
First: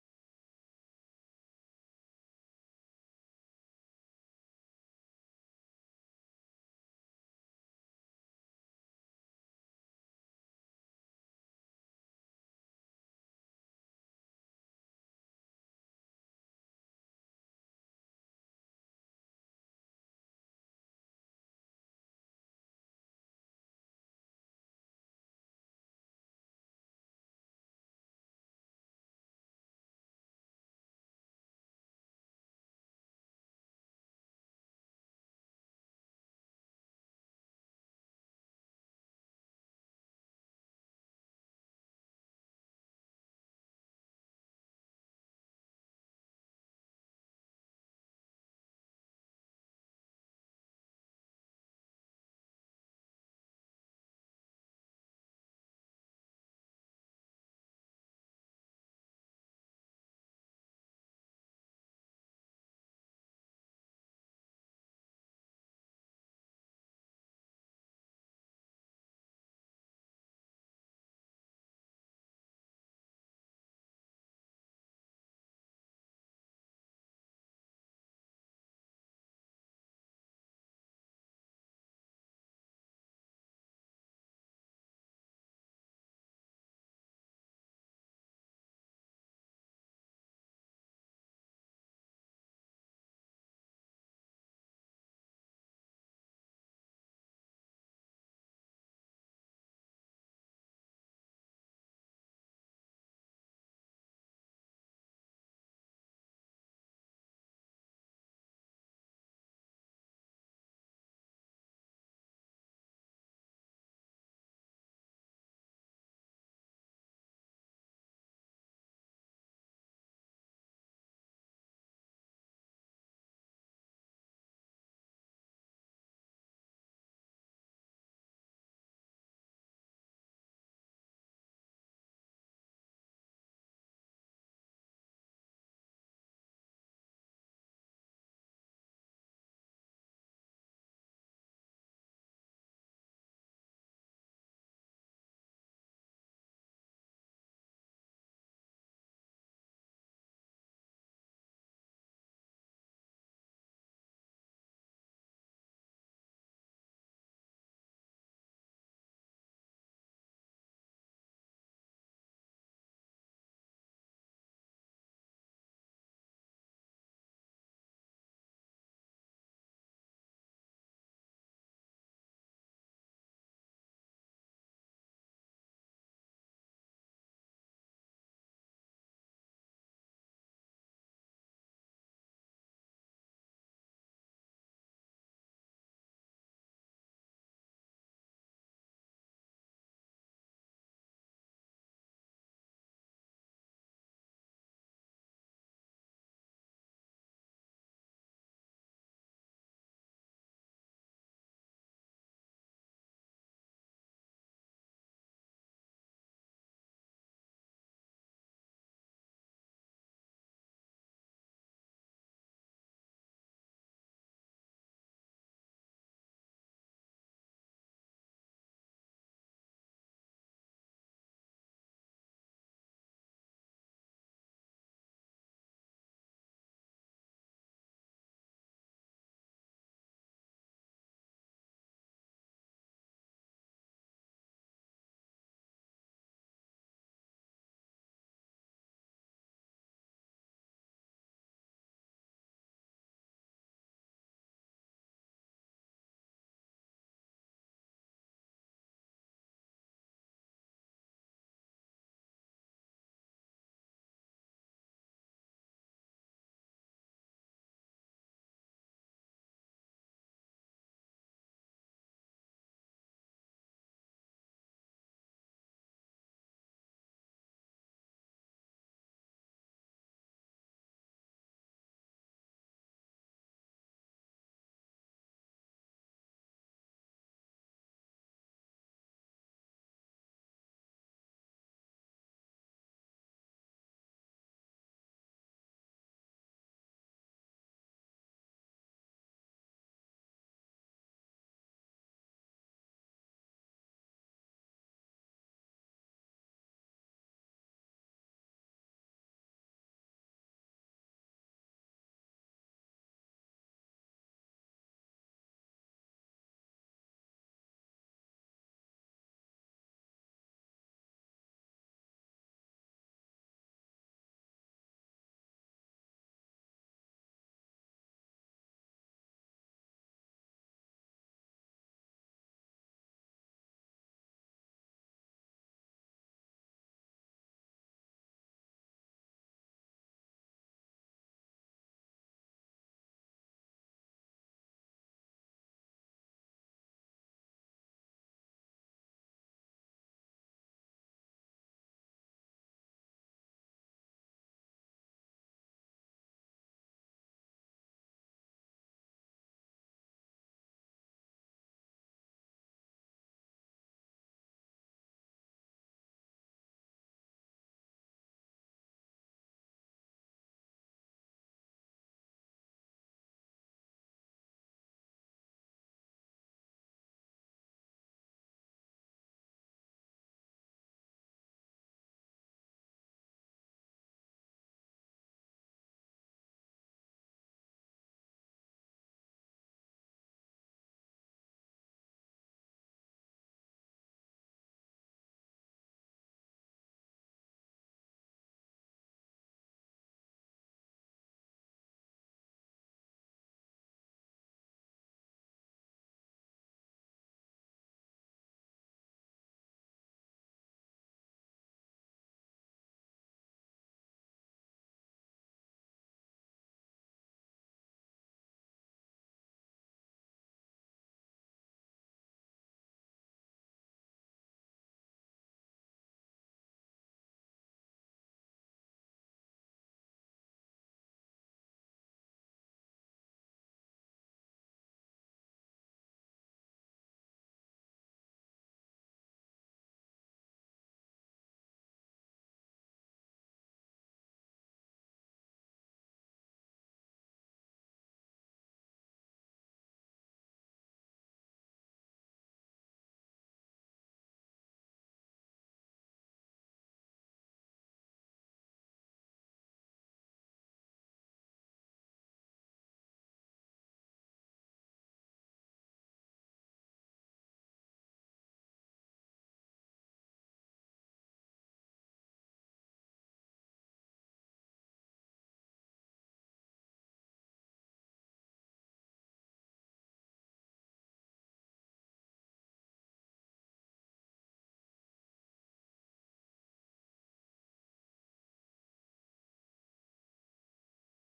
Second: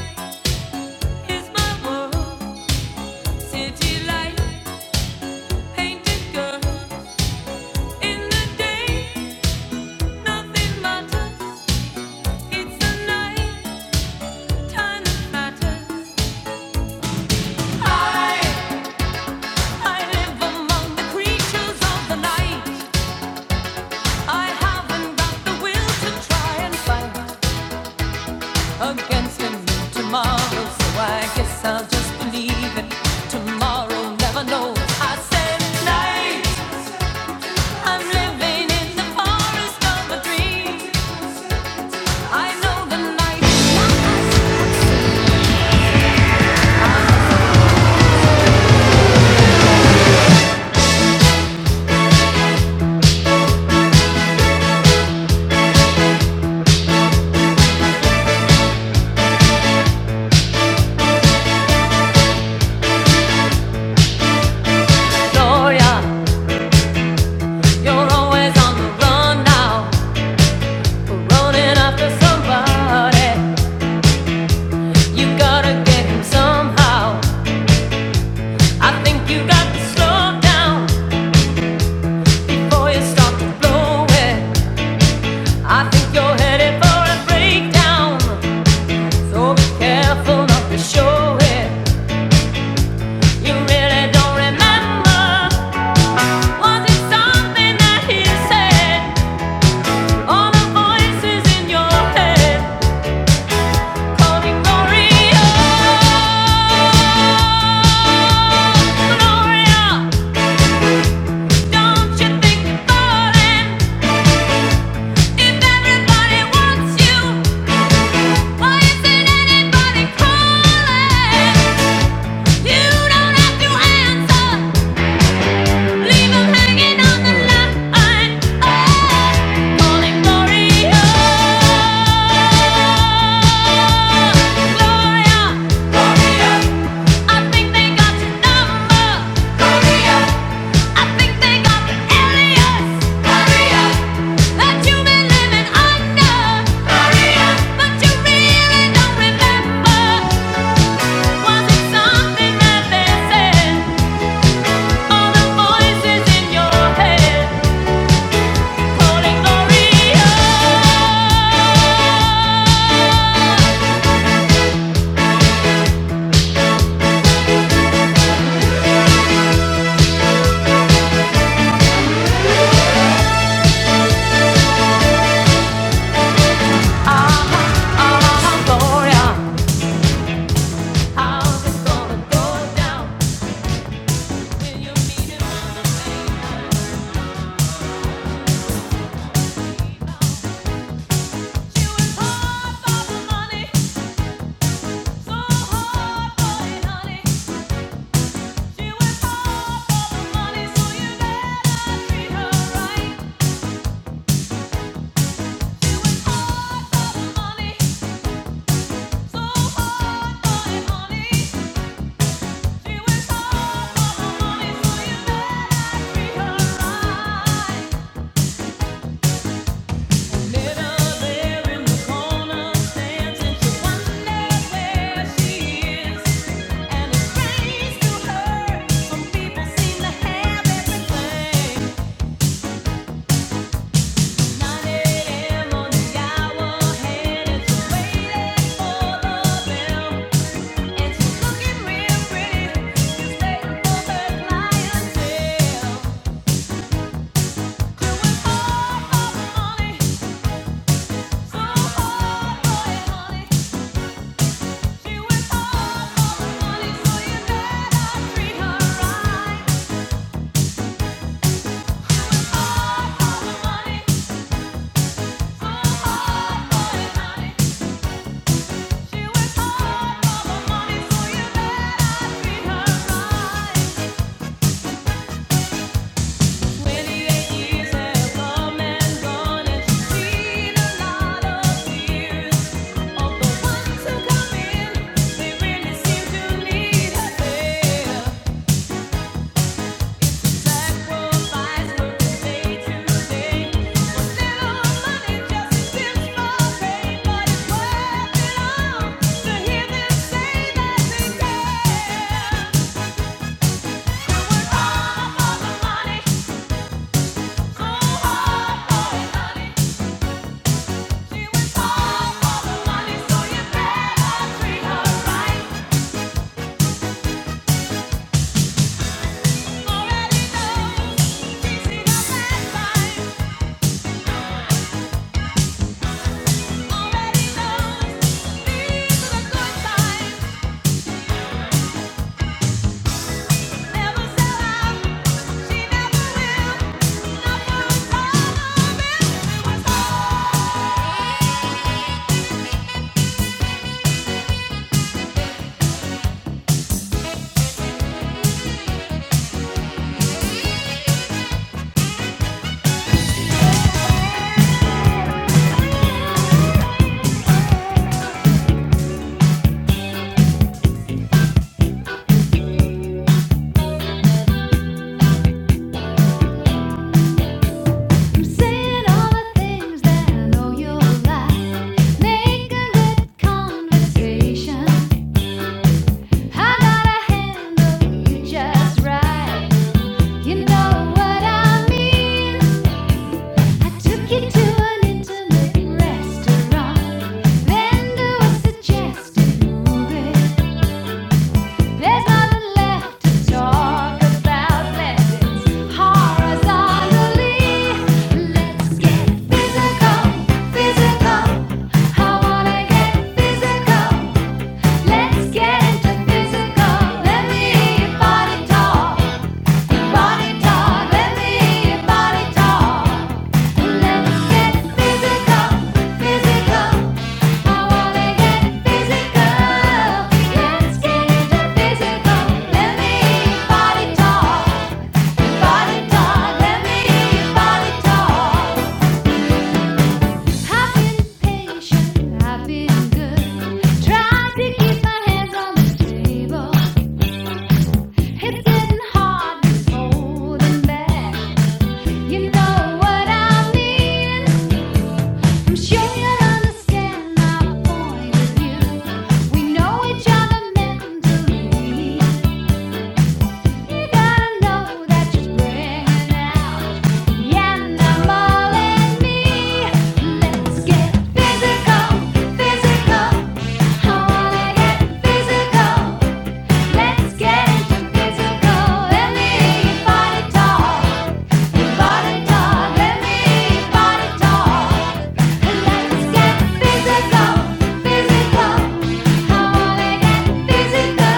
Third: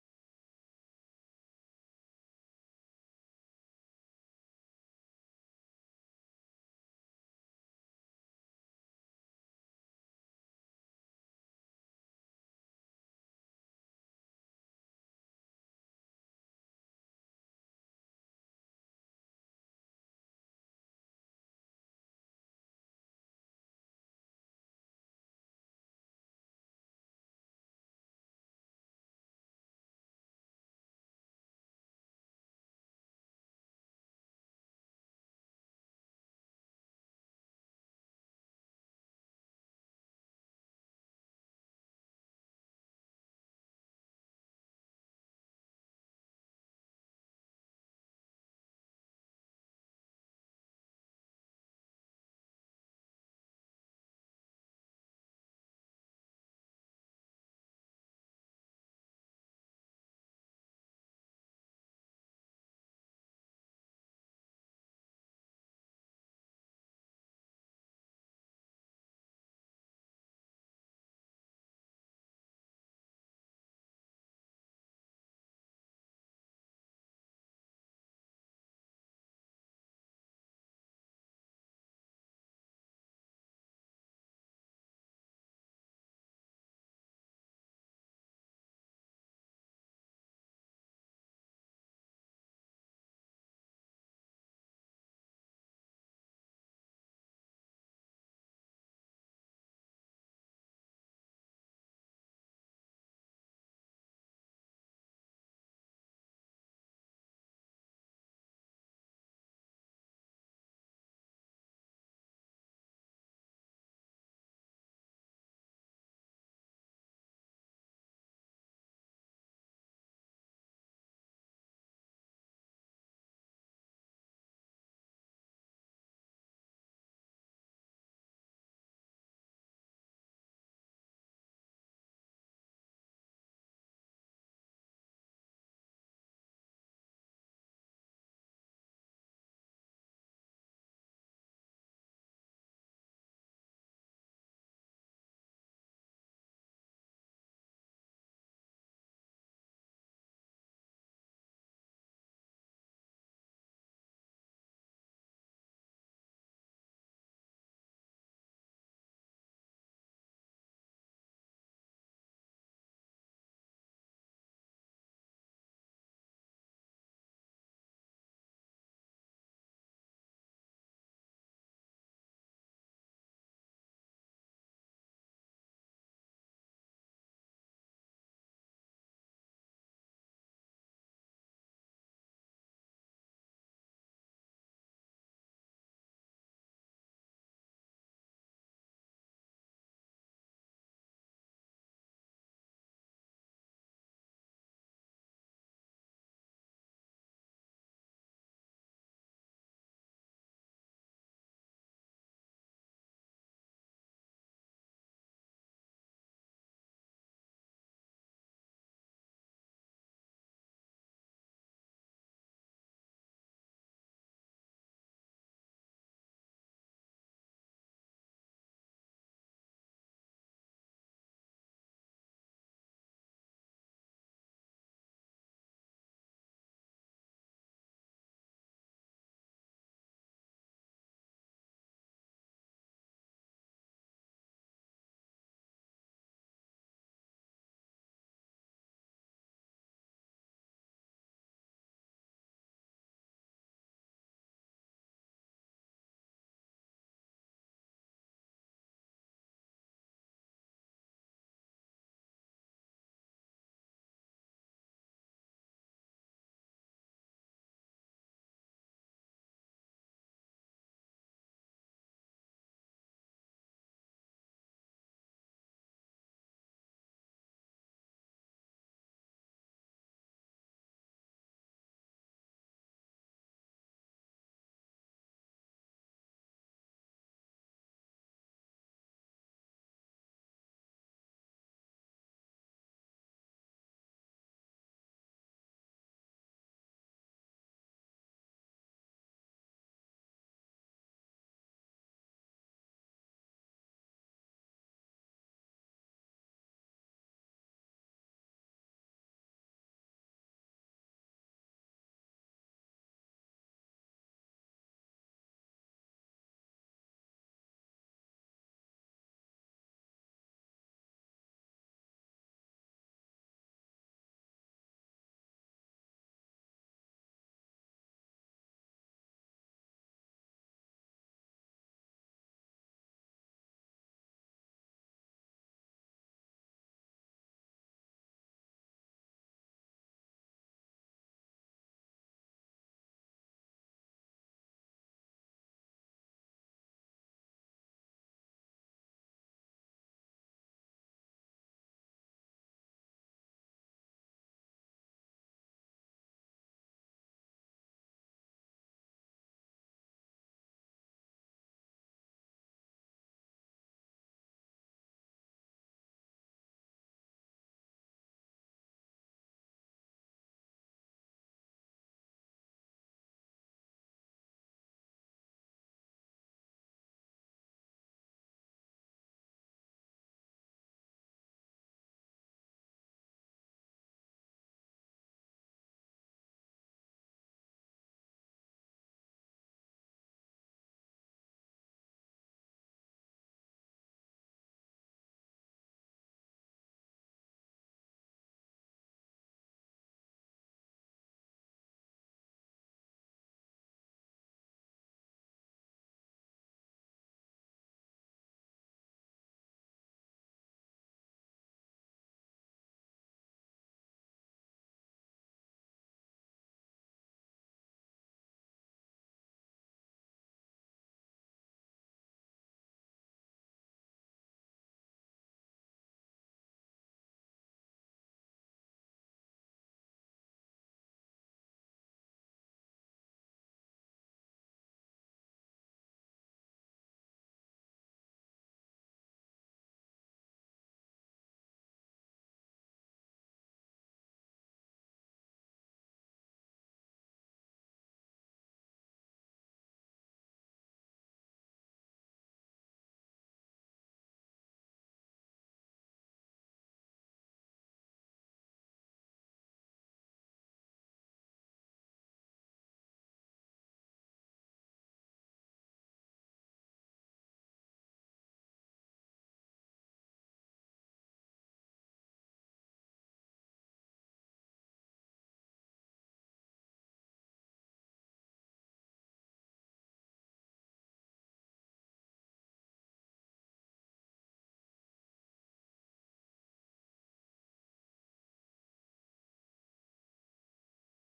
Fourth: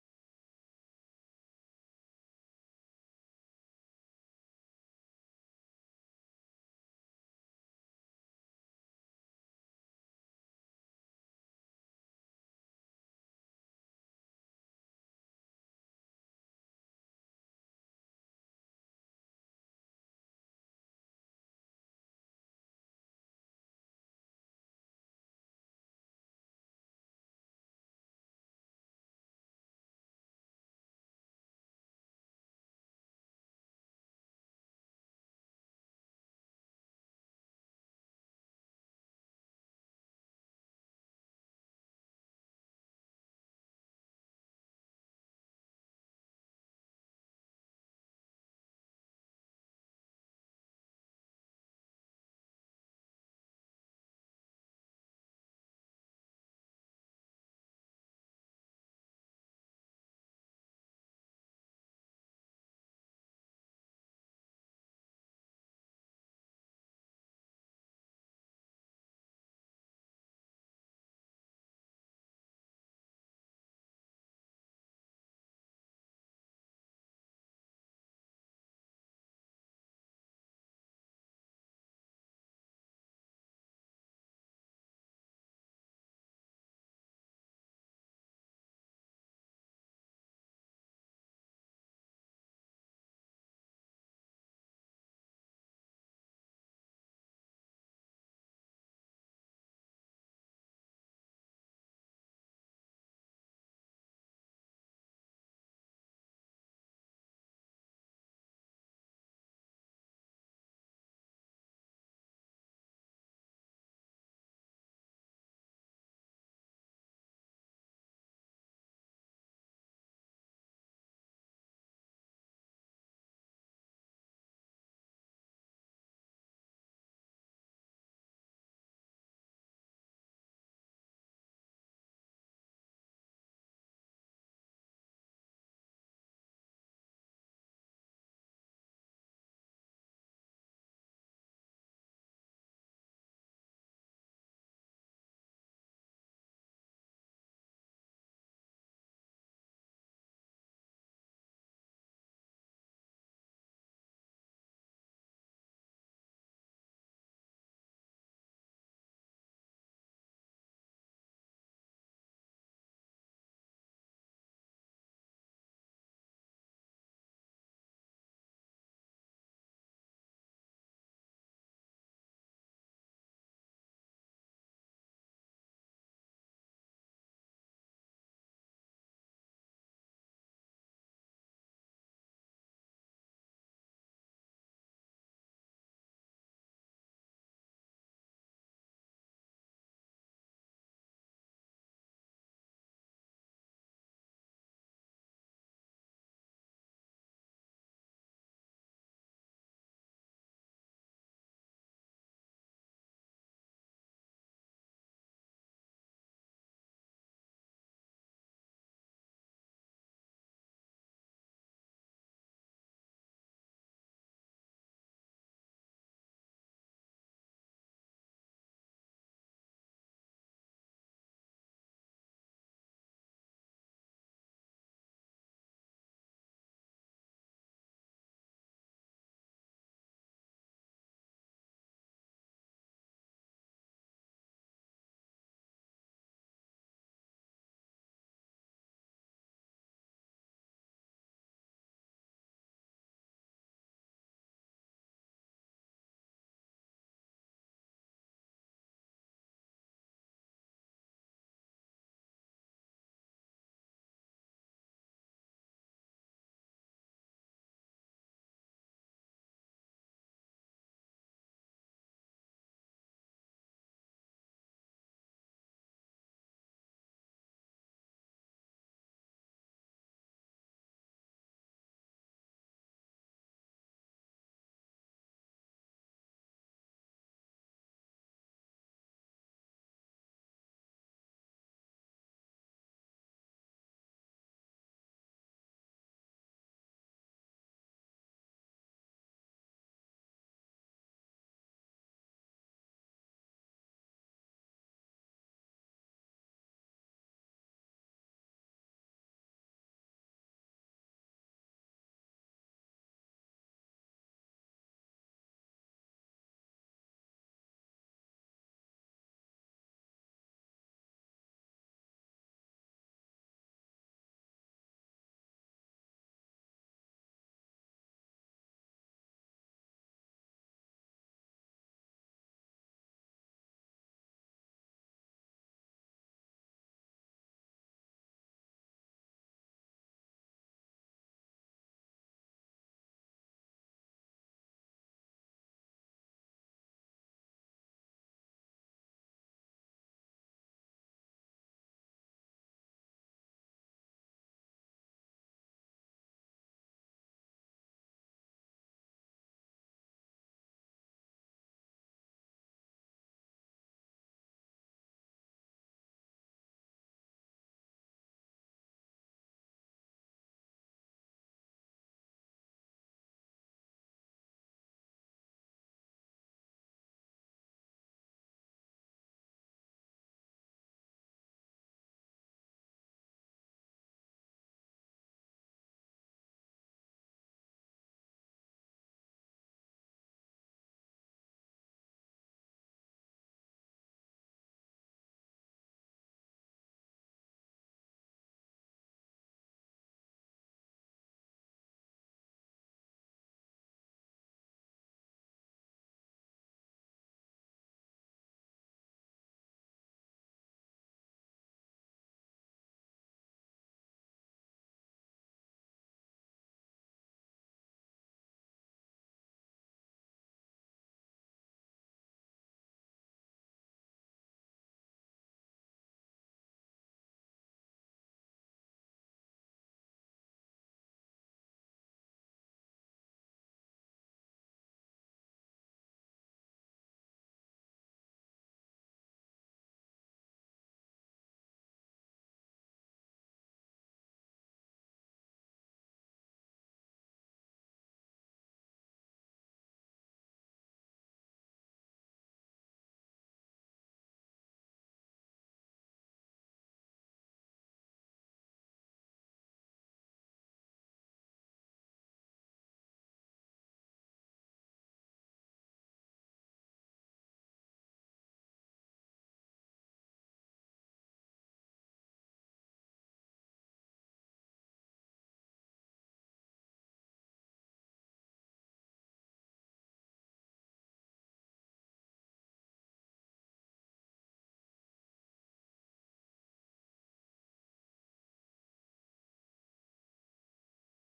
Speaker 2: is my world. City light, painted girl. In the day, nothing matters. It's the night, time that matters. I, I live among the creatures of the night. I haven't got the will to try and fight. against a new tomorrow. So I guess I'll just believe it. Tomorrow never knows. I said tonight I'm living in the forest of a dream. I know the night is not Gloria, you're always on the run now, running after somebody. You gotta get him somehow. I think you got to slow down before you start to blow it. I think you're headed for a breakdown. So be careful not to show it. You really don't remember. Was it something that he said? All the voices in your head calling Gloria, Gloria. Don't you think you're falling? If everybody wants you, why isn't anybody calling? You don't have to answer. Leave 'em hanging on the line, oh, calling Gloria, Gloria, Gloria. I think they got your number, Gloria. I think they got the alias, Gloria. That you've been living under, Gloria. But you really don't remember. Was it something that they said? All the voices in your head. Right. Doing all for the money, so hard for your honey. Although ones who come in, they really seem to need her there. Already knows these are the good times. Saying all the things that I know you'll like. Making good conversation. I gotta handle you just right. You know what I mean. I took you to an intimate restaurant, then to a suggested movie. There's nothing left to talk about. Let's dance horizontally. Let's get physical, physical. I wanna get physical. Let's get into physical. Let me hear your body talk let me body talk. Let's get physical, physical. I want get physical. Let's get physical. Let me body talk, body talk. Let me body talk. I've been patient, I've been good. Trying to keep my hands on the table. It's getting hard, it's holding back. You know what I mean. I'm sure you understand my point of view. We know each other mentally. You gotta know that you're out the animal in me. Let's get physical, physical. I wanna get physical. Let's get physical. Let me body talk. Body talk. Let me body talk. Let's get physical, physical. I wanna get physical.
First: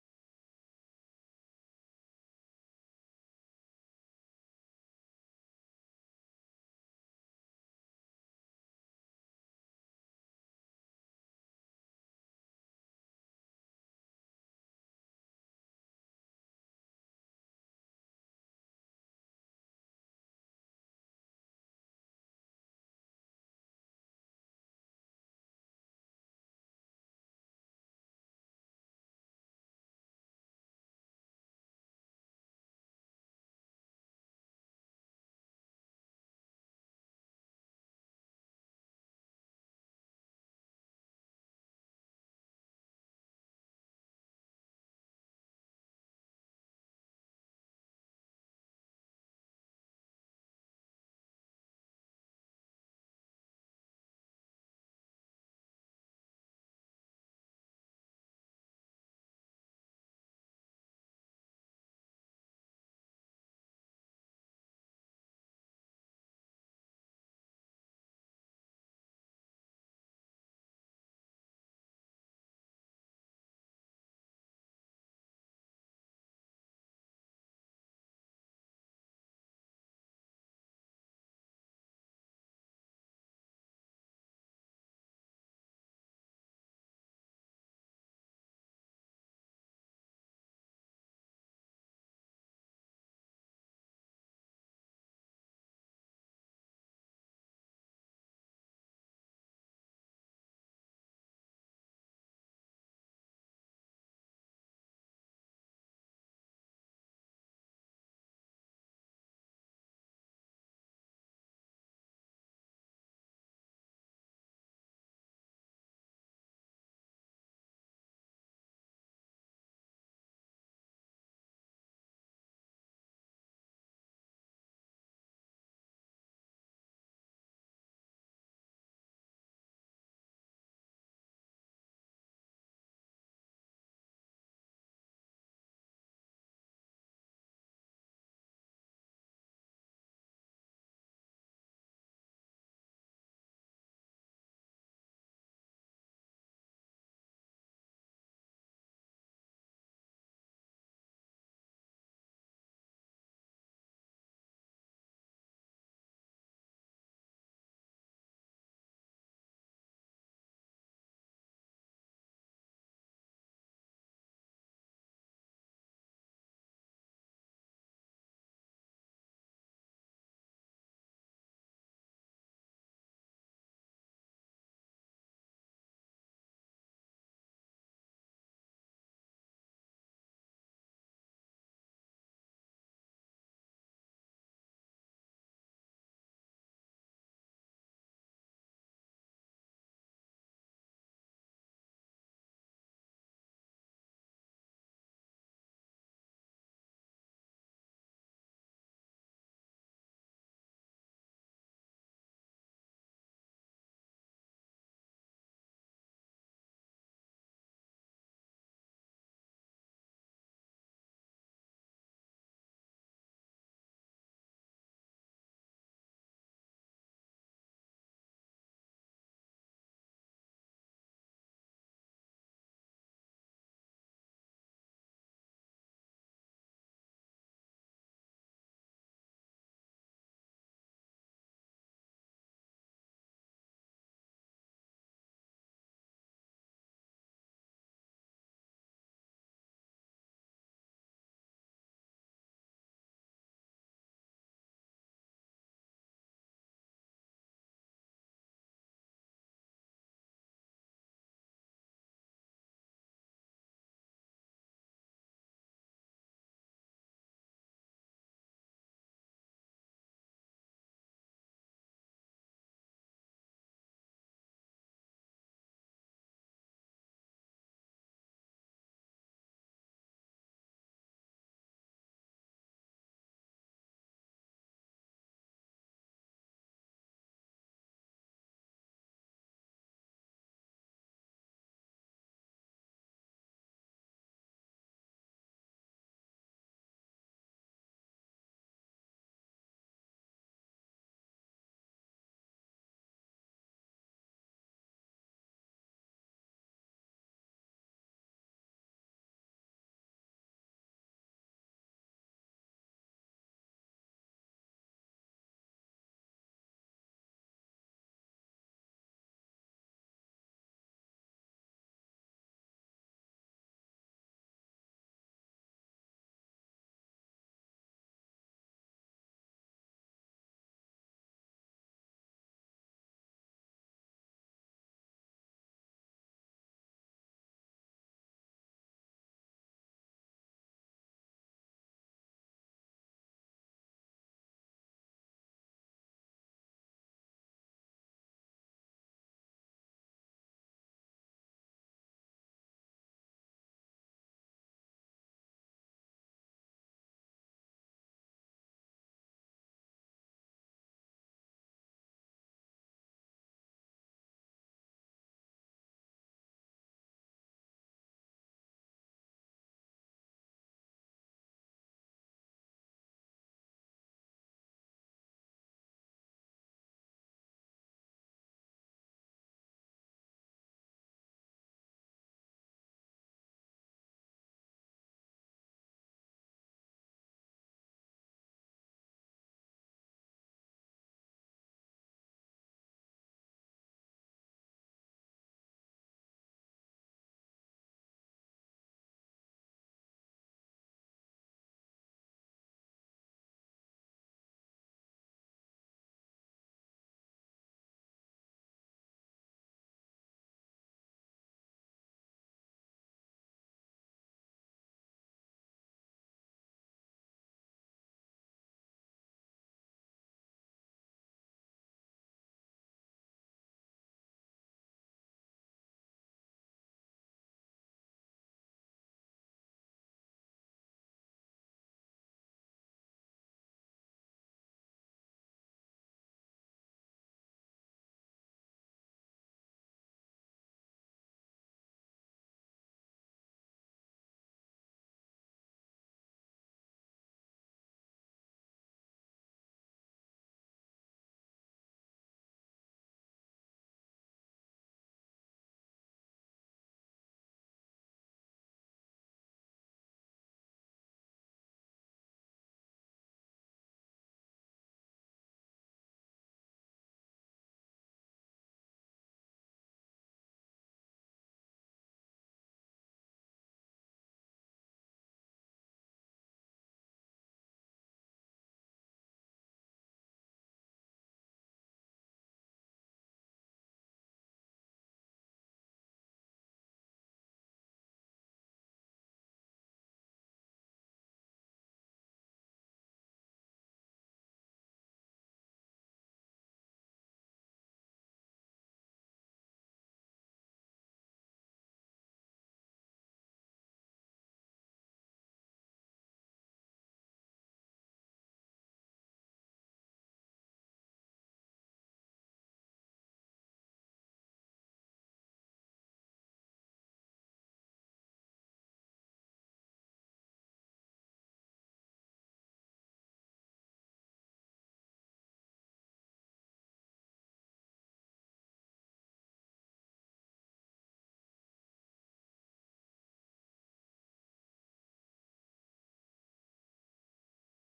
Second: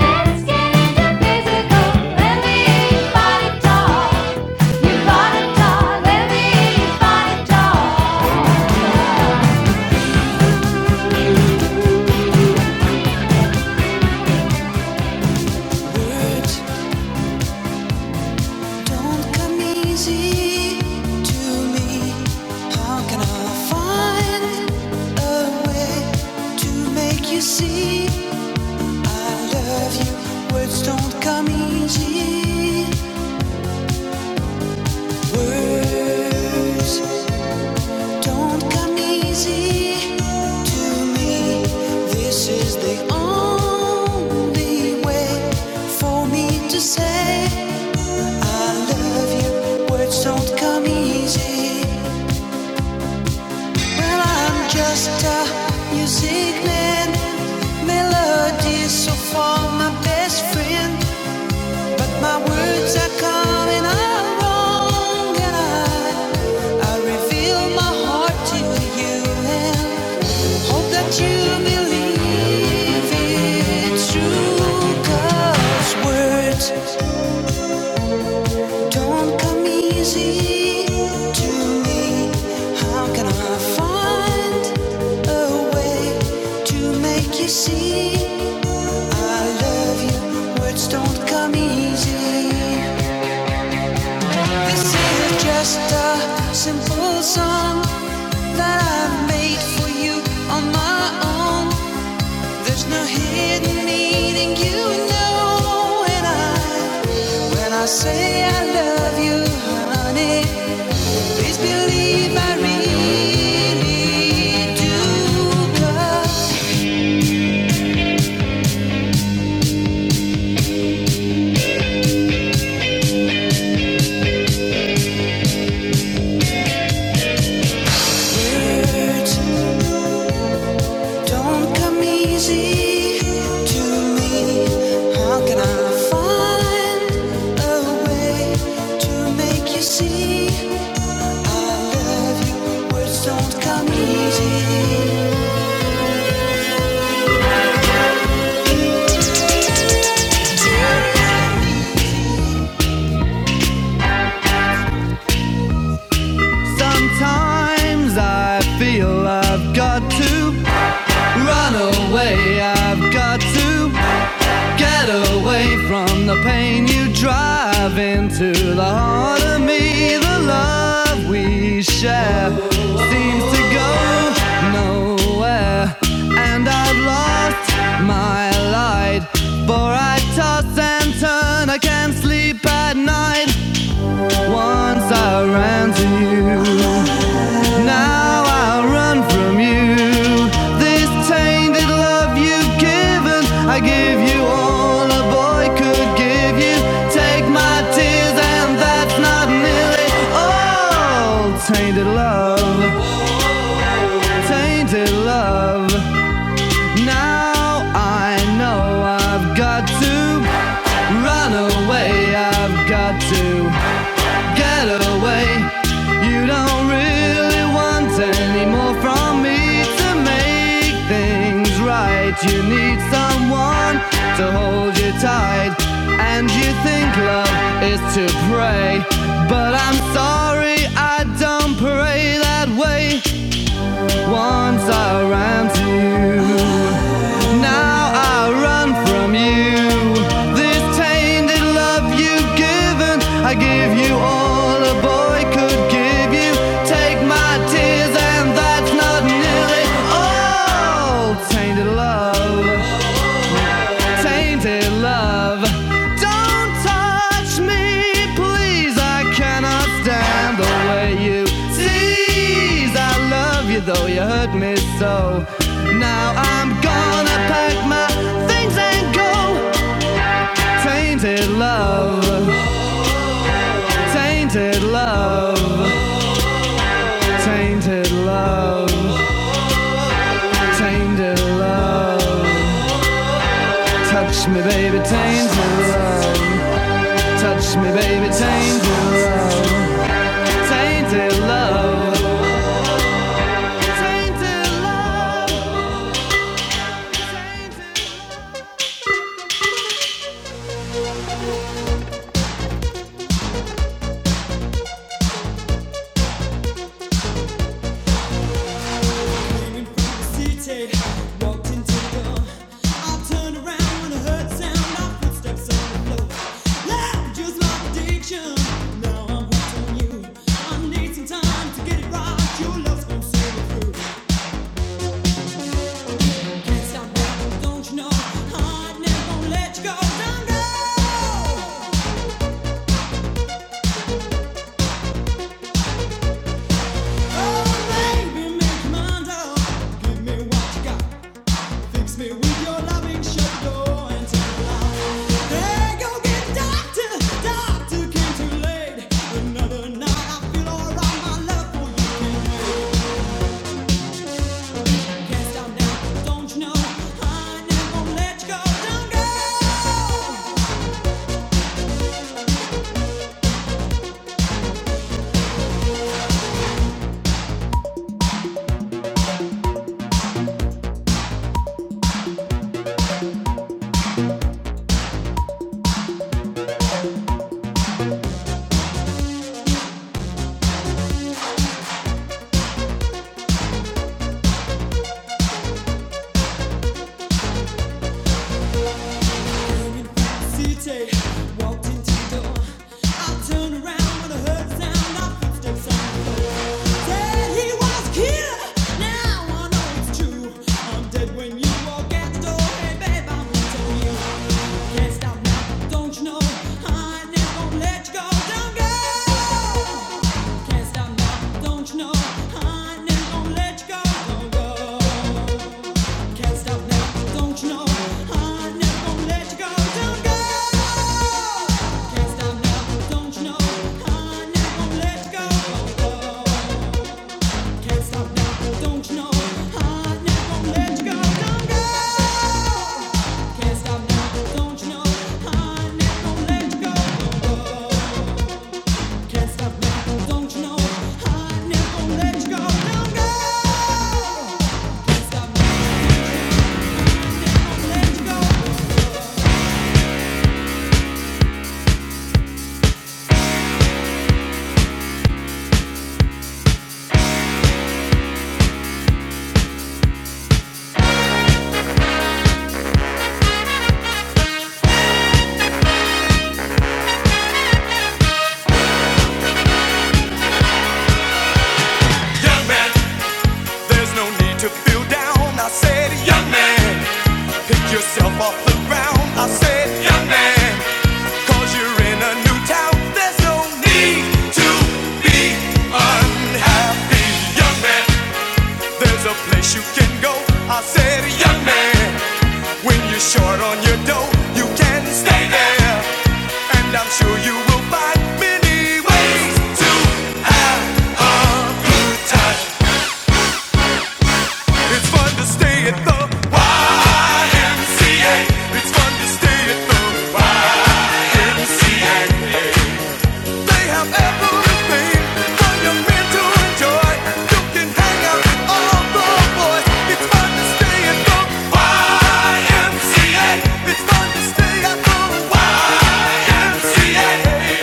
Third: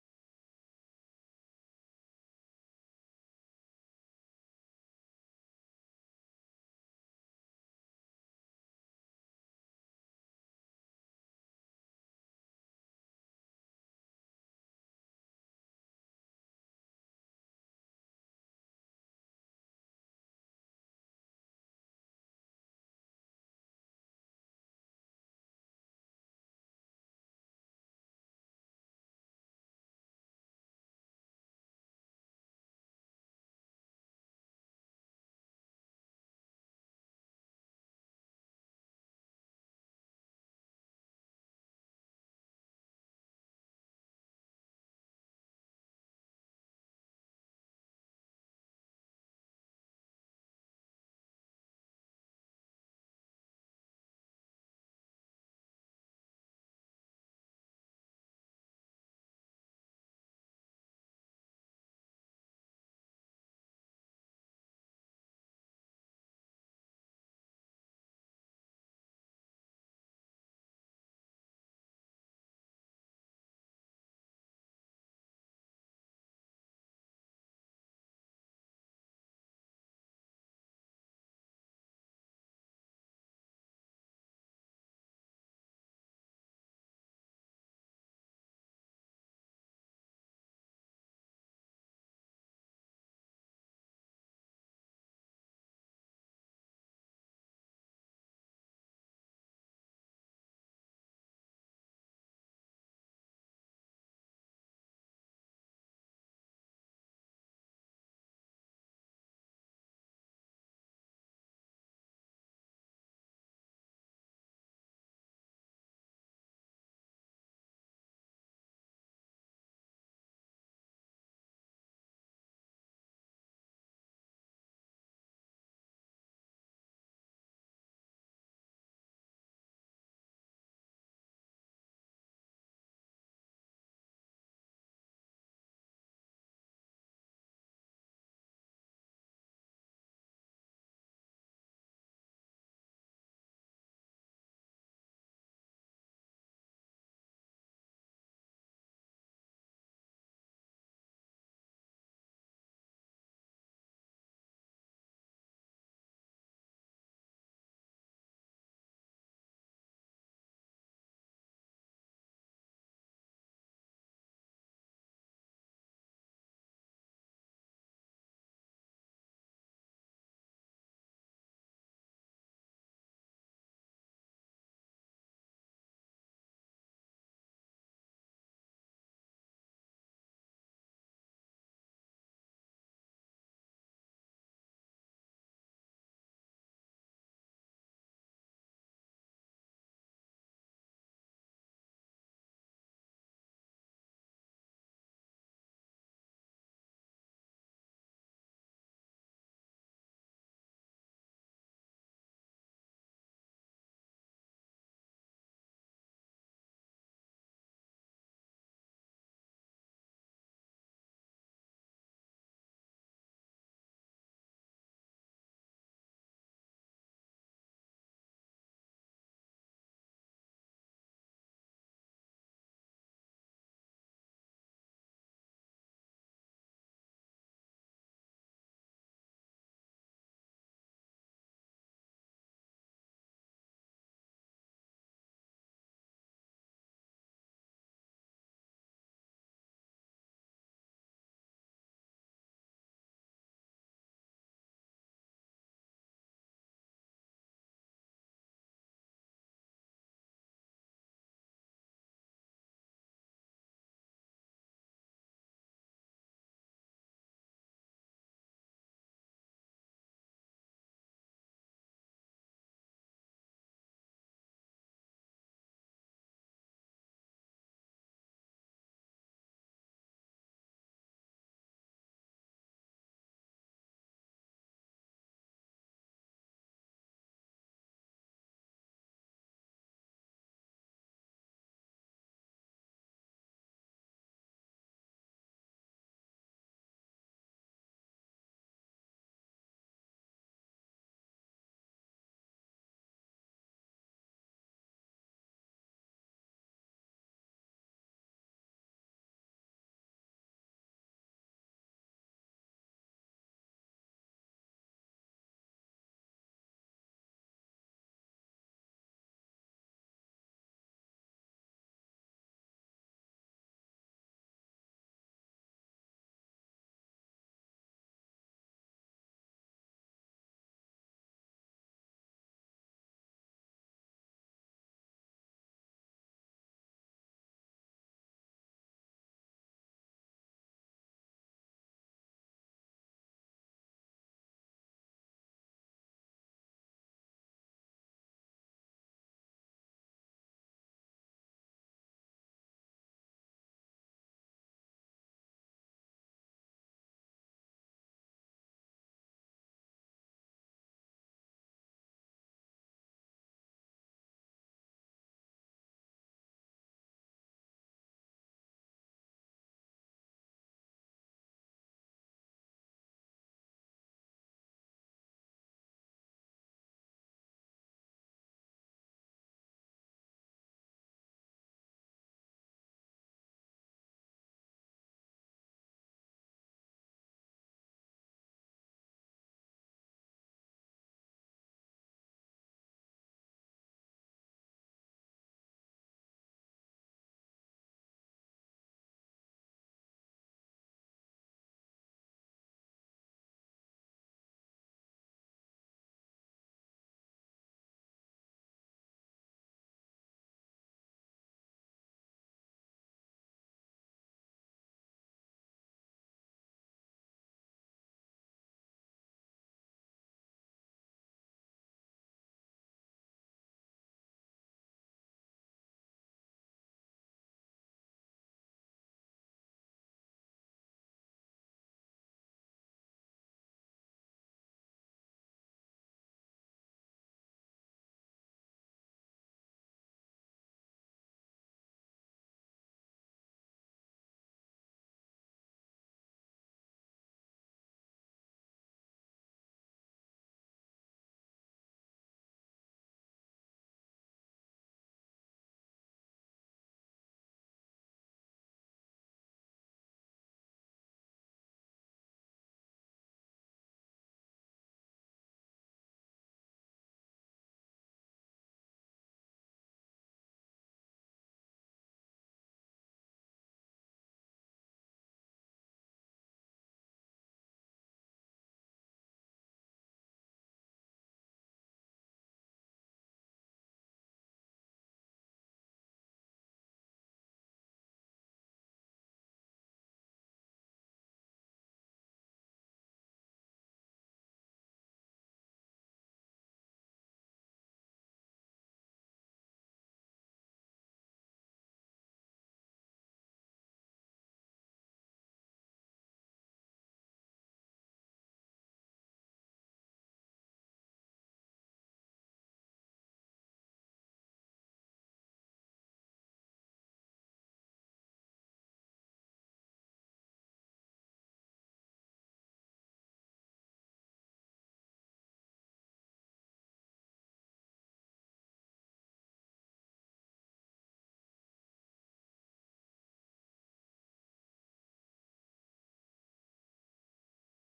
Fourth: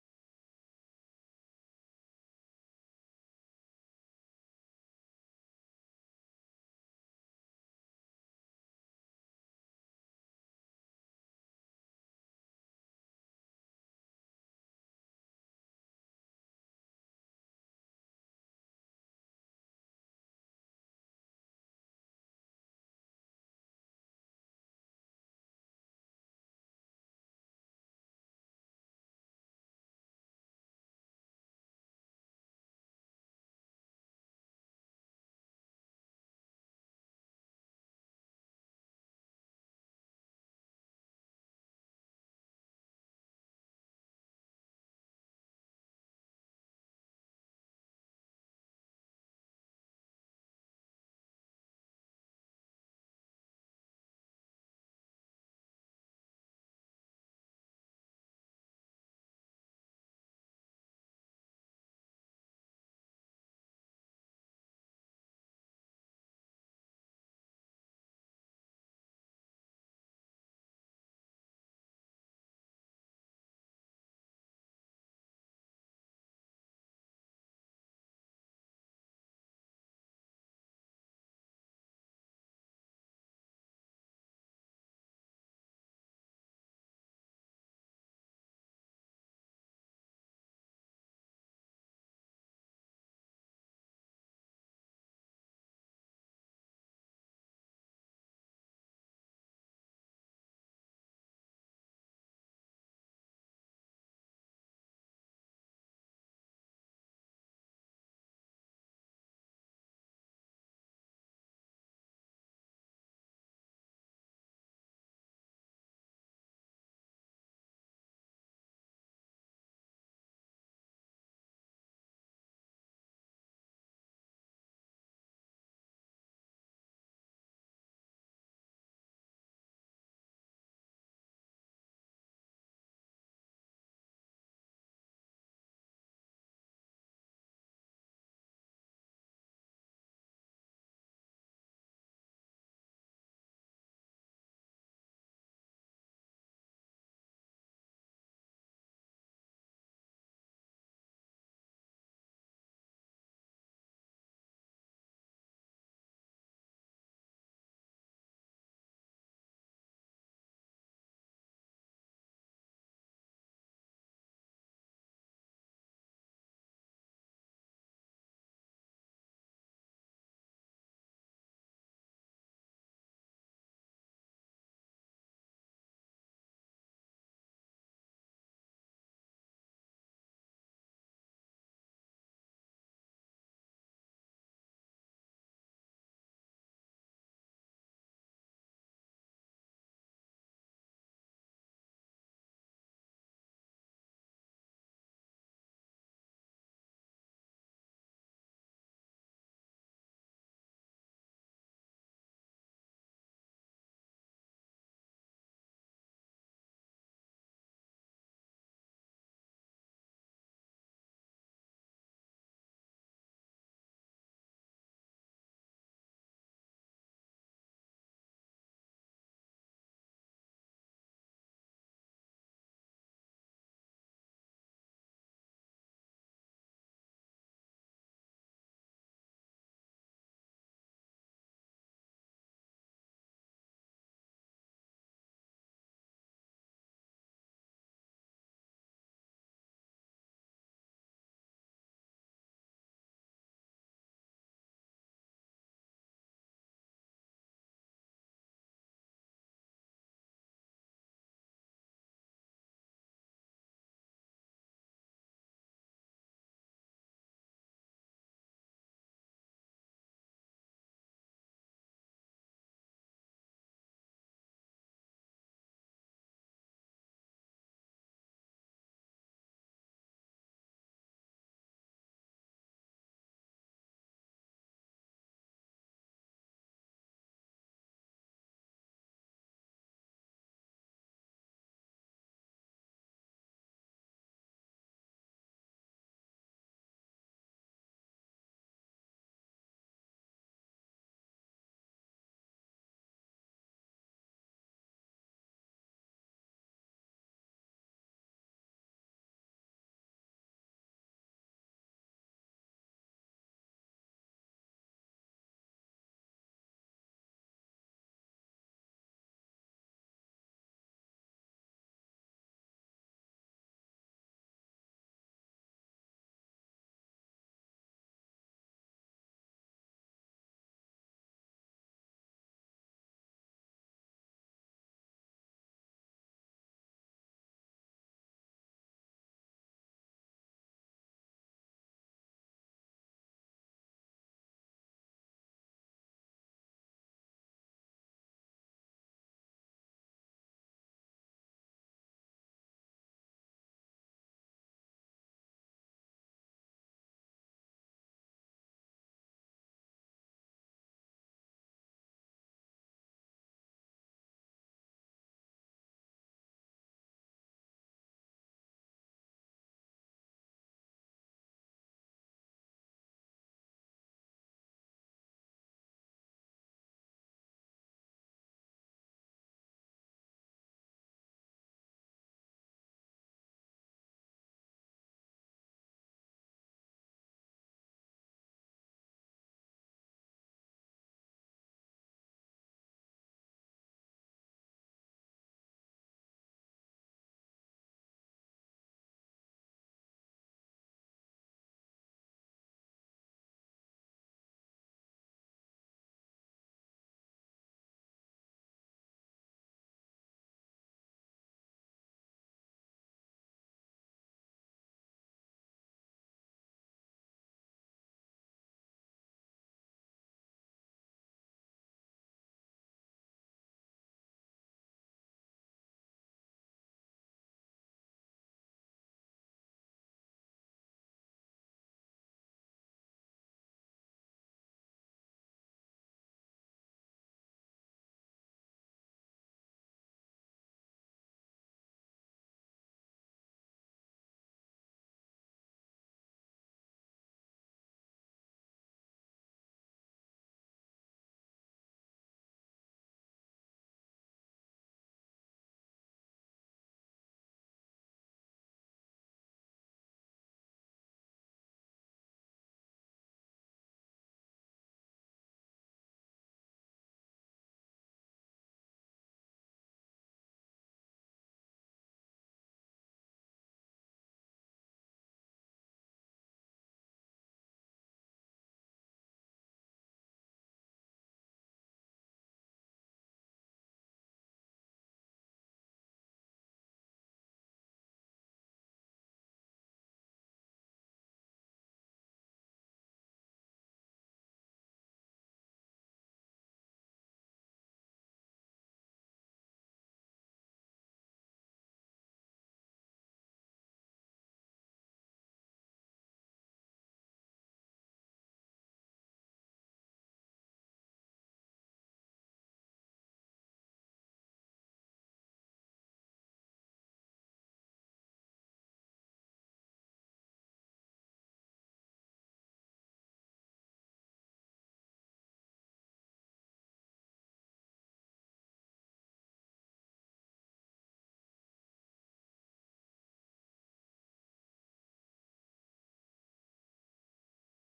Speaker 2: Let's get into physical. Let me body talk. You body talk. Let me body talk. Words Don't come easy to me. How can I find a way to make you see I love you? Words don't come easy. Words don't come easy to me. This is the only way for me to say I love you. Words don't come easy. Well, I'm just a music man. Melodies so far my best friend. But my words are coming out wrong. And I, I reveal my heart to you and hope that you believe it's true. 'Cause words. Don't come easy to me. How can I find a way to make you see I love you? Words don't come easy. This is just a simple song that I made for you on my own. There's no hidden meaning, you know, and I. When I say I love you, honey, Please believe I really do. 'cause words don't come easy to me. How can I find a way to make you see? words don't come easy. Sometimes I feel I've got to run away. I've got to Get away from the pain you drive into the heart of me. The love we share seems to go nowhere. And I've lost my light, for I toss and turn. I can't sleep at night once I ran to you. Now I'll run from you. This tainted love you've given, I give you all a boy could give you. Take my tears, and that's not nearly all. Tainted love, tainted love. Now I know I've got to run away, I've got to. Get away. You don't really want any more from me to make things right. You need someone to hold you tight. And you think love is to pray. But I'm sorry, I don't pray that way. Once I ran to you. Now I run from you. This tainted love you've given, I give you all a boy could give you. Take my tears, and that's not nearly all. Tainted love tainted love. Don't touch me, please. I cannot stand the way you tease. I love you though you hurt me so. Now I'm gonna pack my things and go. Tainted love, tainted love, tainted love, tainted love. Touch me, baby, tainted love. Touch me, baby, tainted love. Tainted love. Tainted love. Screaming from the city, I walked into the door. I turned around when I heard the sound of footsteps on the floor. Love just my addiction. Now I'm hooked on you. I need some time to get it right. Your love's gonna see me through. Can't stop now, don't you know? I never gonna let you go. Don't go. Oh, baby, make your mind up. Give me what you got. Fix me with your loving shadow and tell her, Hey, go get doctor, doctor came too late. Another night, I feel alright, my love for you can wait. Can't stop now, don't you know? I never let you go, don't go. Can't stop now, don't you know? I never gonna let you go, don't go. Can't stop now, don't you know? I'm never gonna let you go, don't go. Can't stop now, don't you know? I'm never gonna let you go, don't go. Can't stop now, don't you know? I'm never gonna let you go, don't go. Can't stop now, don't you know? I'm never gonna let you go, don't go. Can't stop now, don't you know? I'm never gonna let you go, don't go. Young man, There's no need to feel down. I said, young man, pick yourself off the ground. I said, young man, cause you're in a new town. There's no need to be unhappy, young man. There's a place you can go. I said, young man, when you're short on your dough, you can stay there. And I'm sure you will find many ways to have a time. It's fun to stay at the YMCA. It's fun to stay at the YMCA. They have everything for young men to enjoy. You can hang out with all the boys. It's fun to stay at the YMCA. It's fun to stay at the YMCA.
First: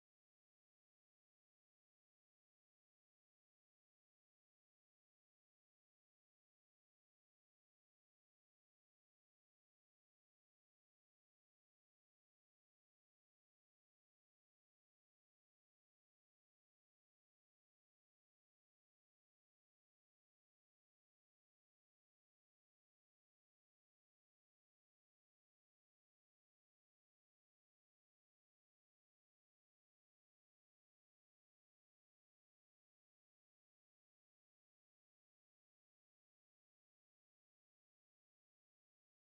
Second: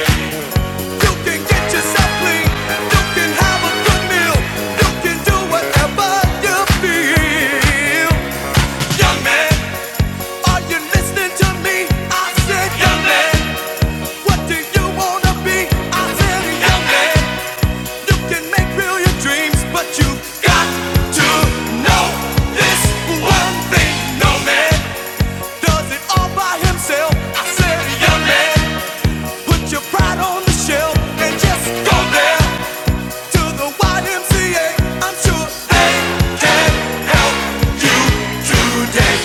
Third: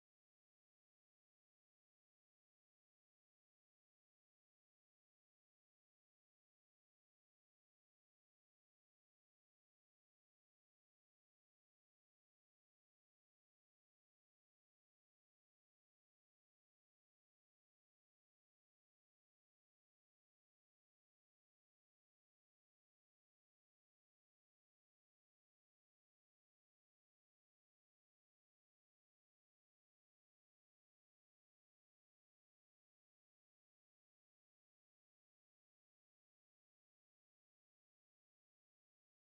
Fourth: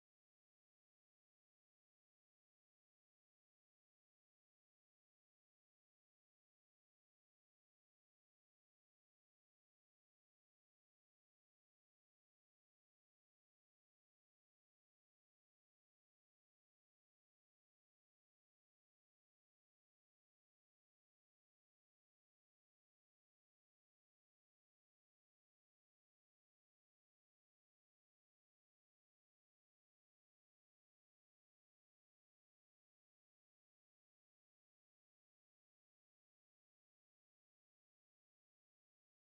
Speaker 2: You can get yourself clean. You can have a good meal. You can do whatever you feel. Young man, are you listening to me? I said, Young man, what do you wanna be? I said, Young man, you can make brilliant dreams, but you got to know this one thing. No man does it all by himself. I said, Young man, put your pride on the shelf and just go there to the YMCA. I'm sure they can help you today.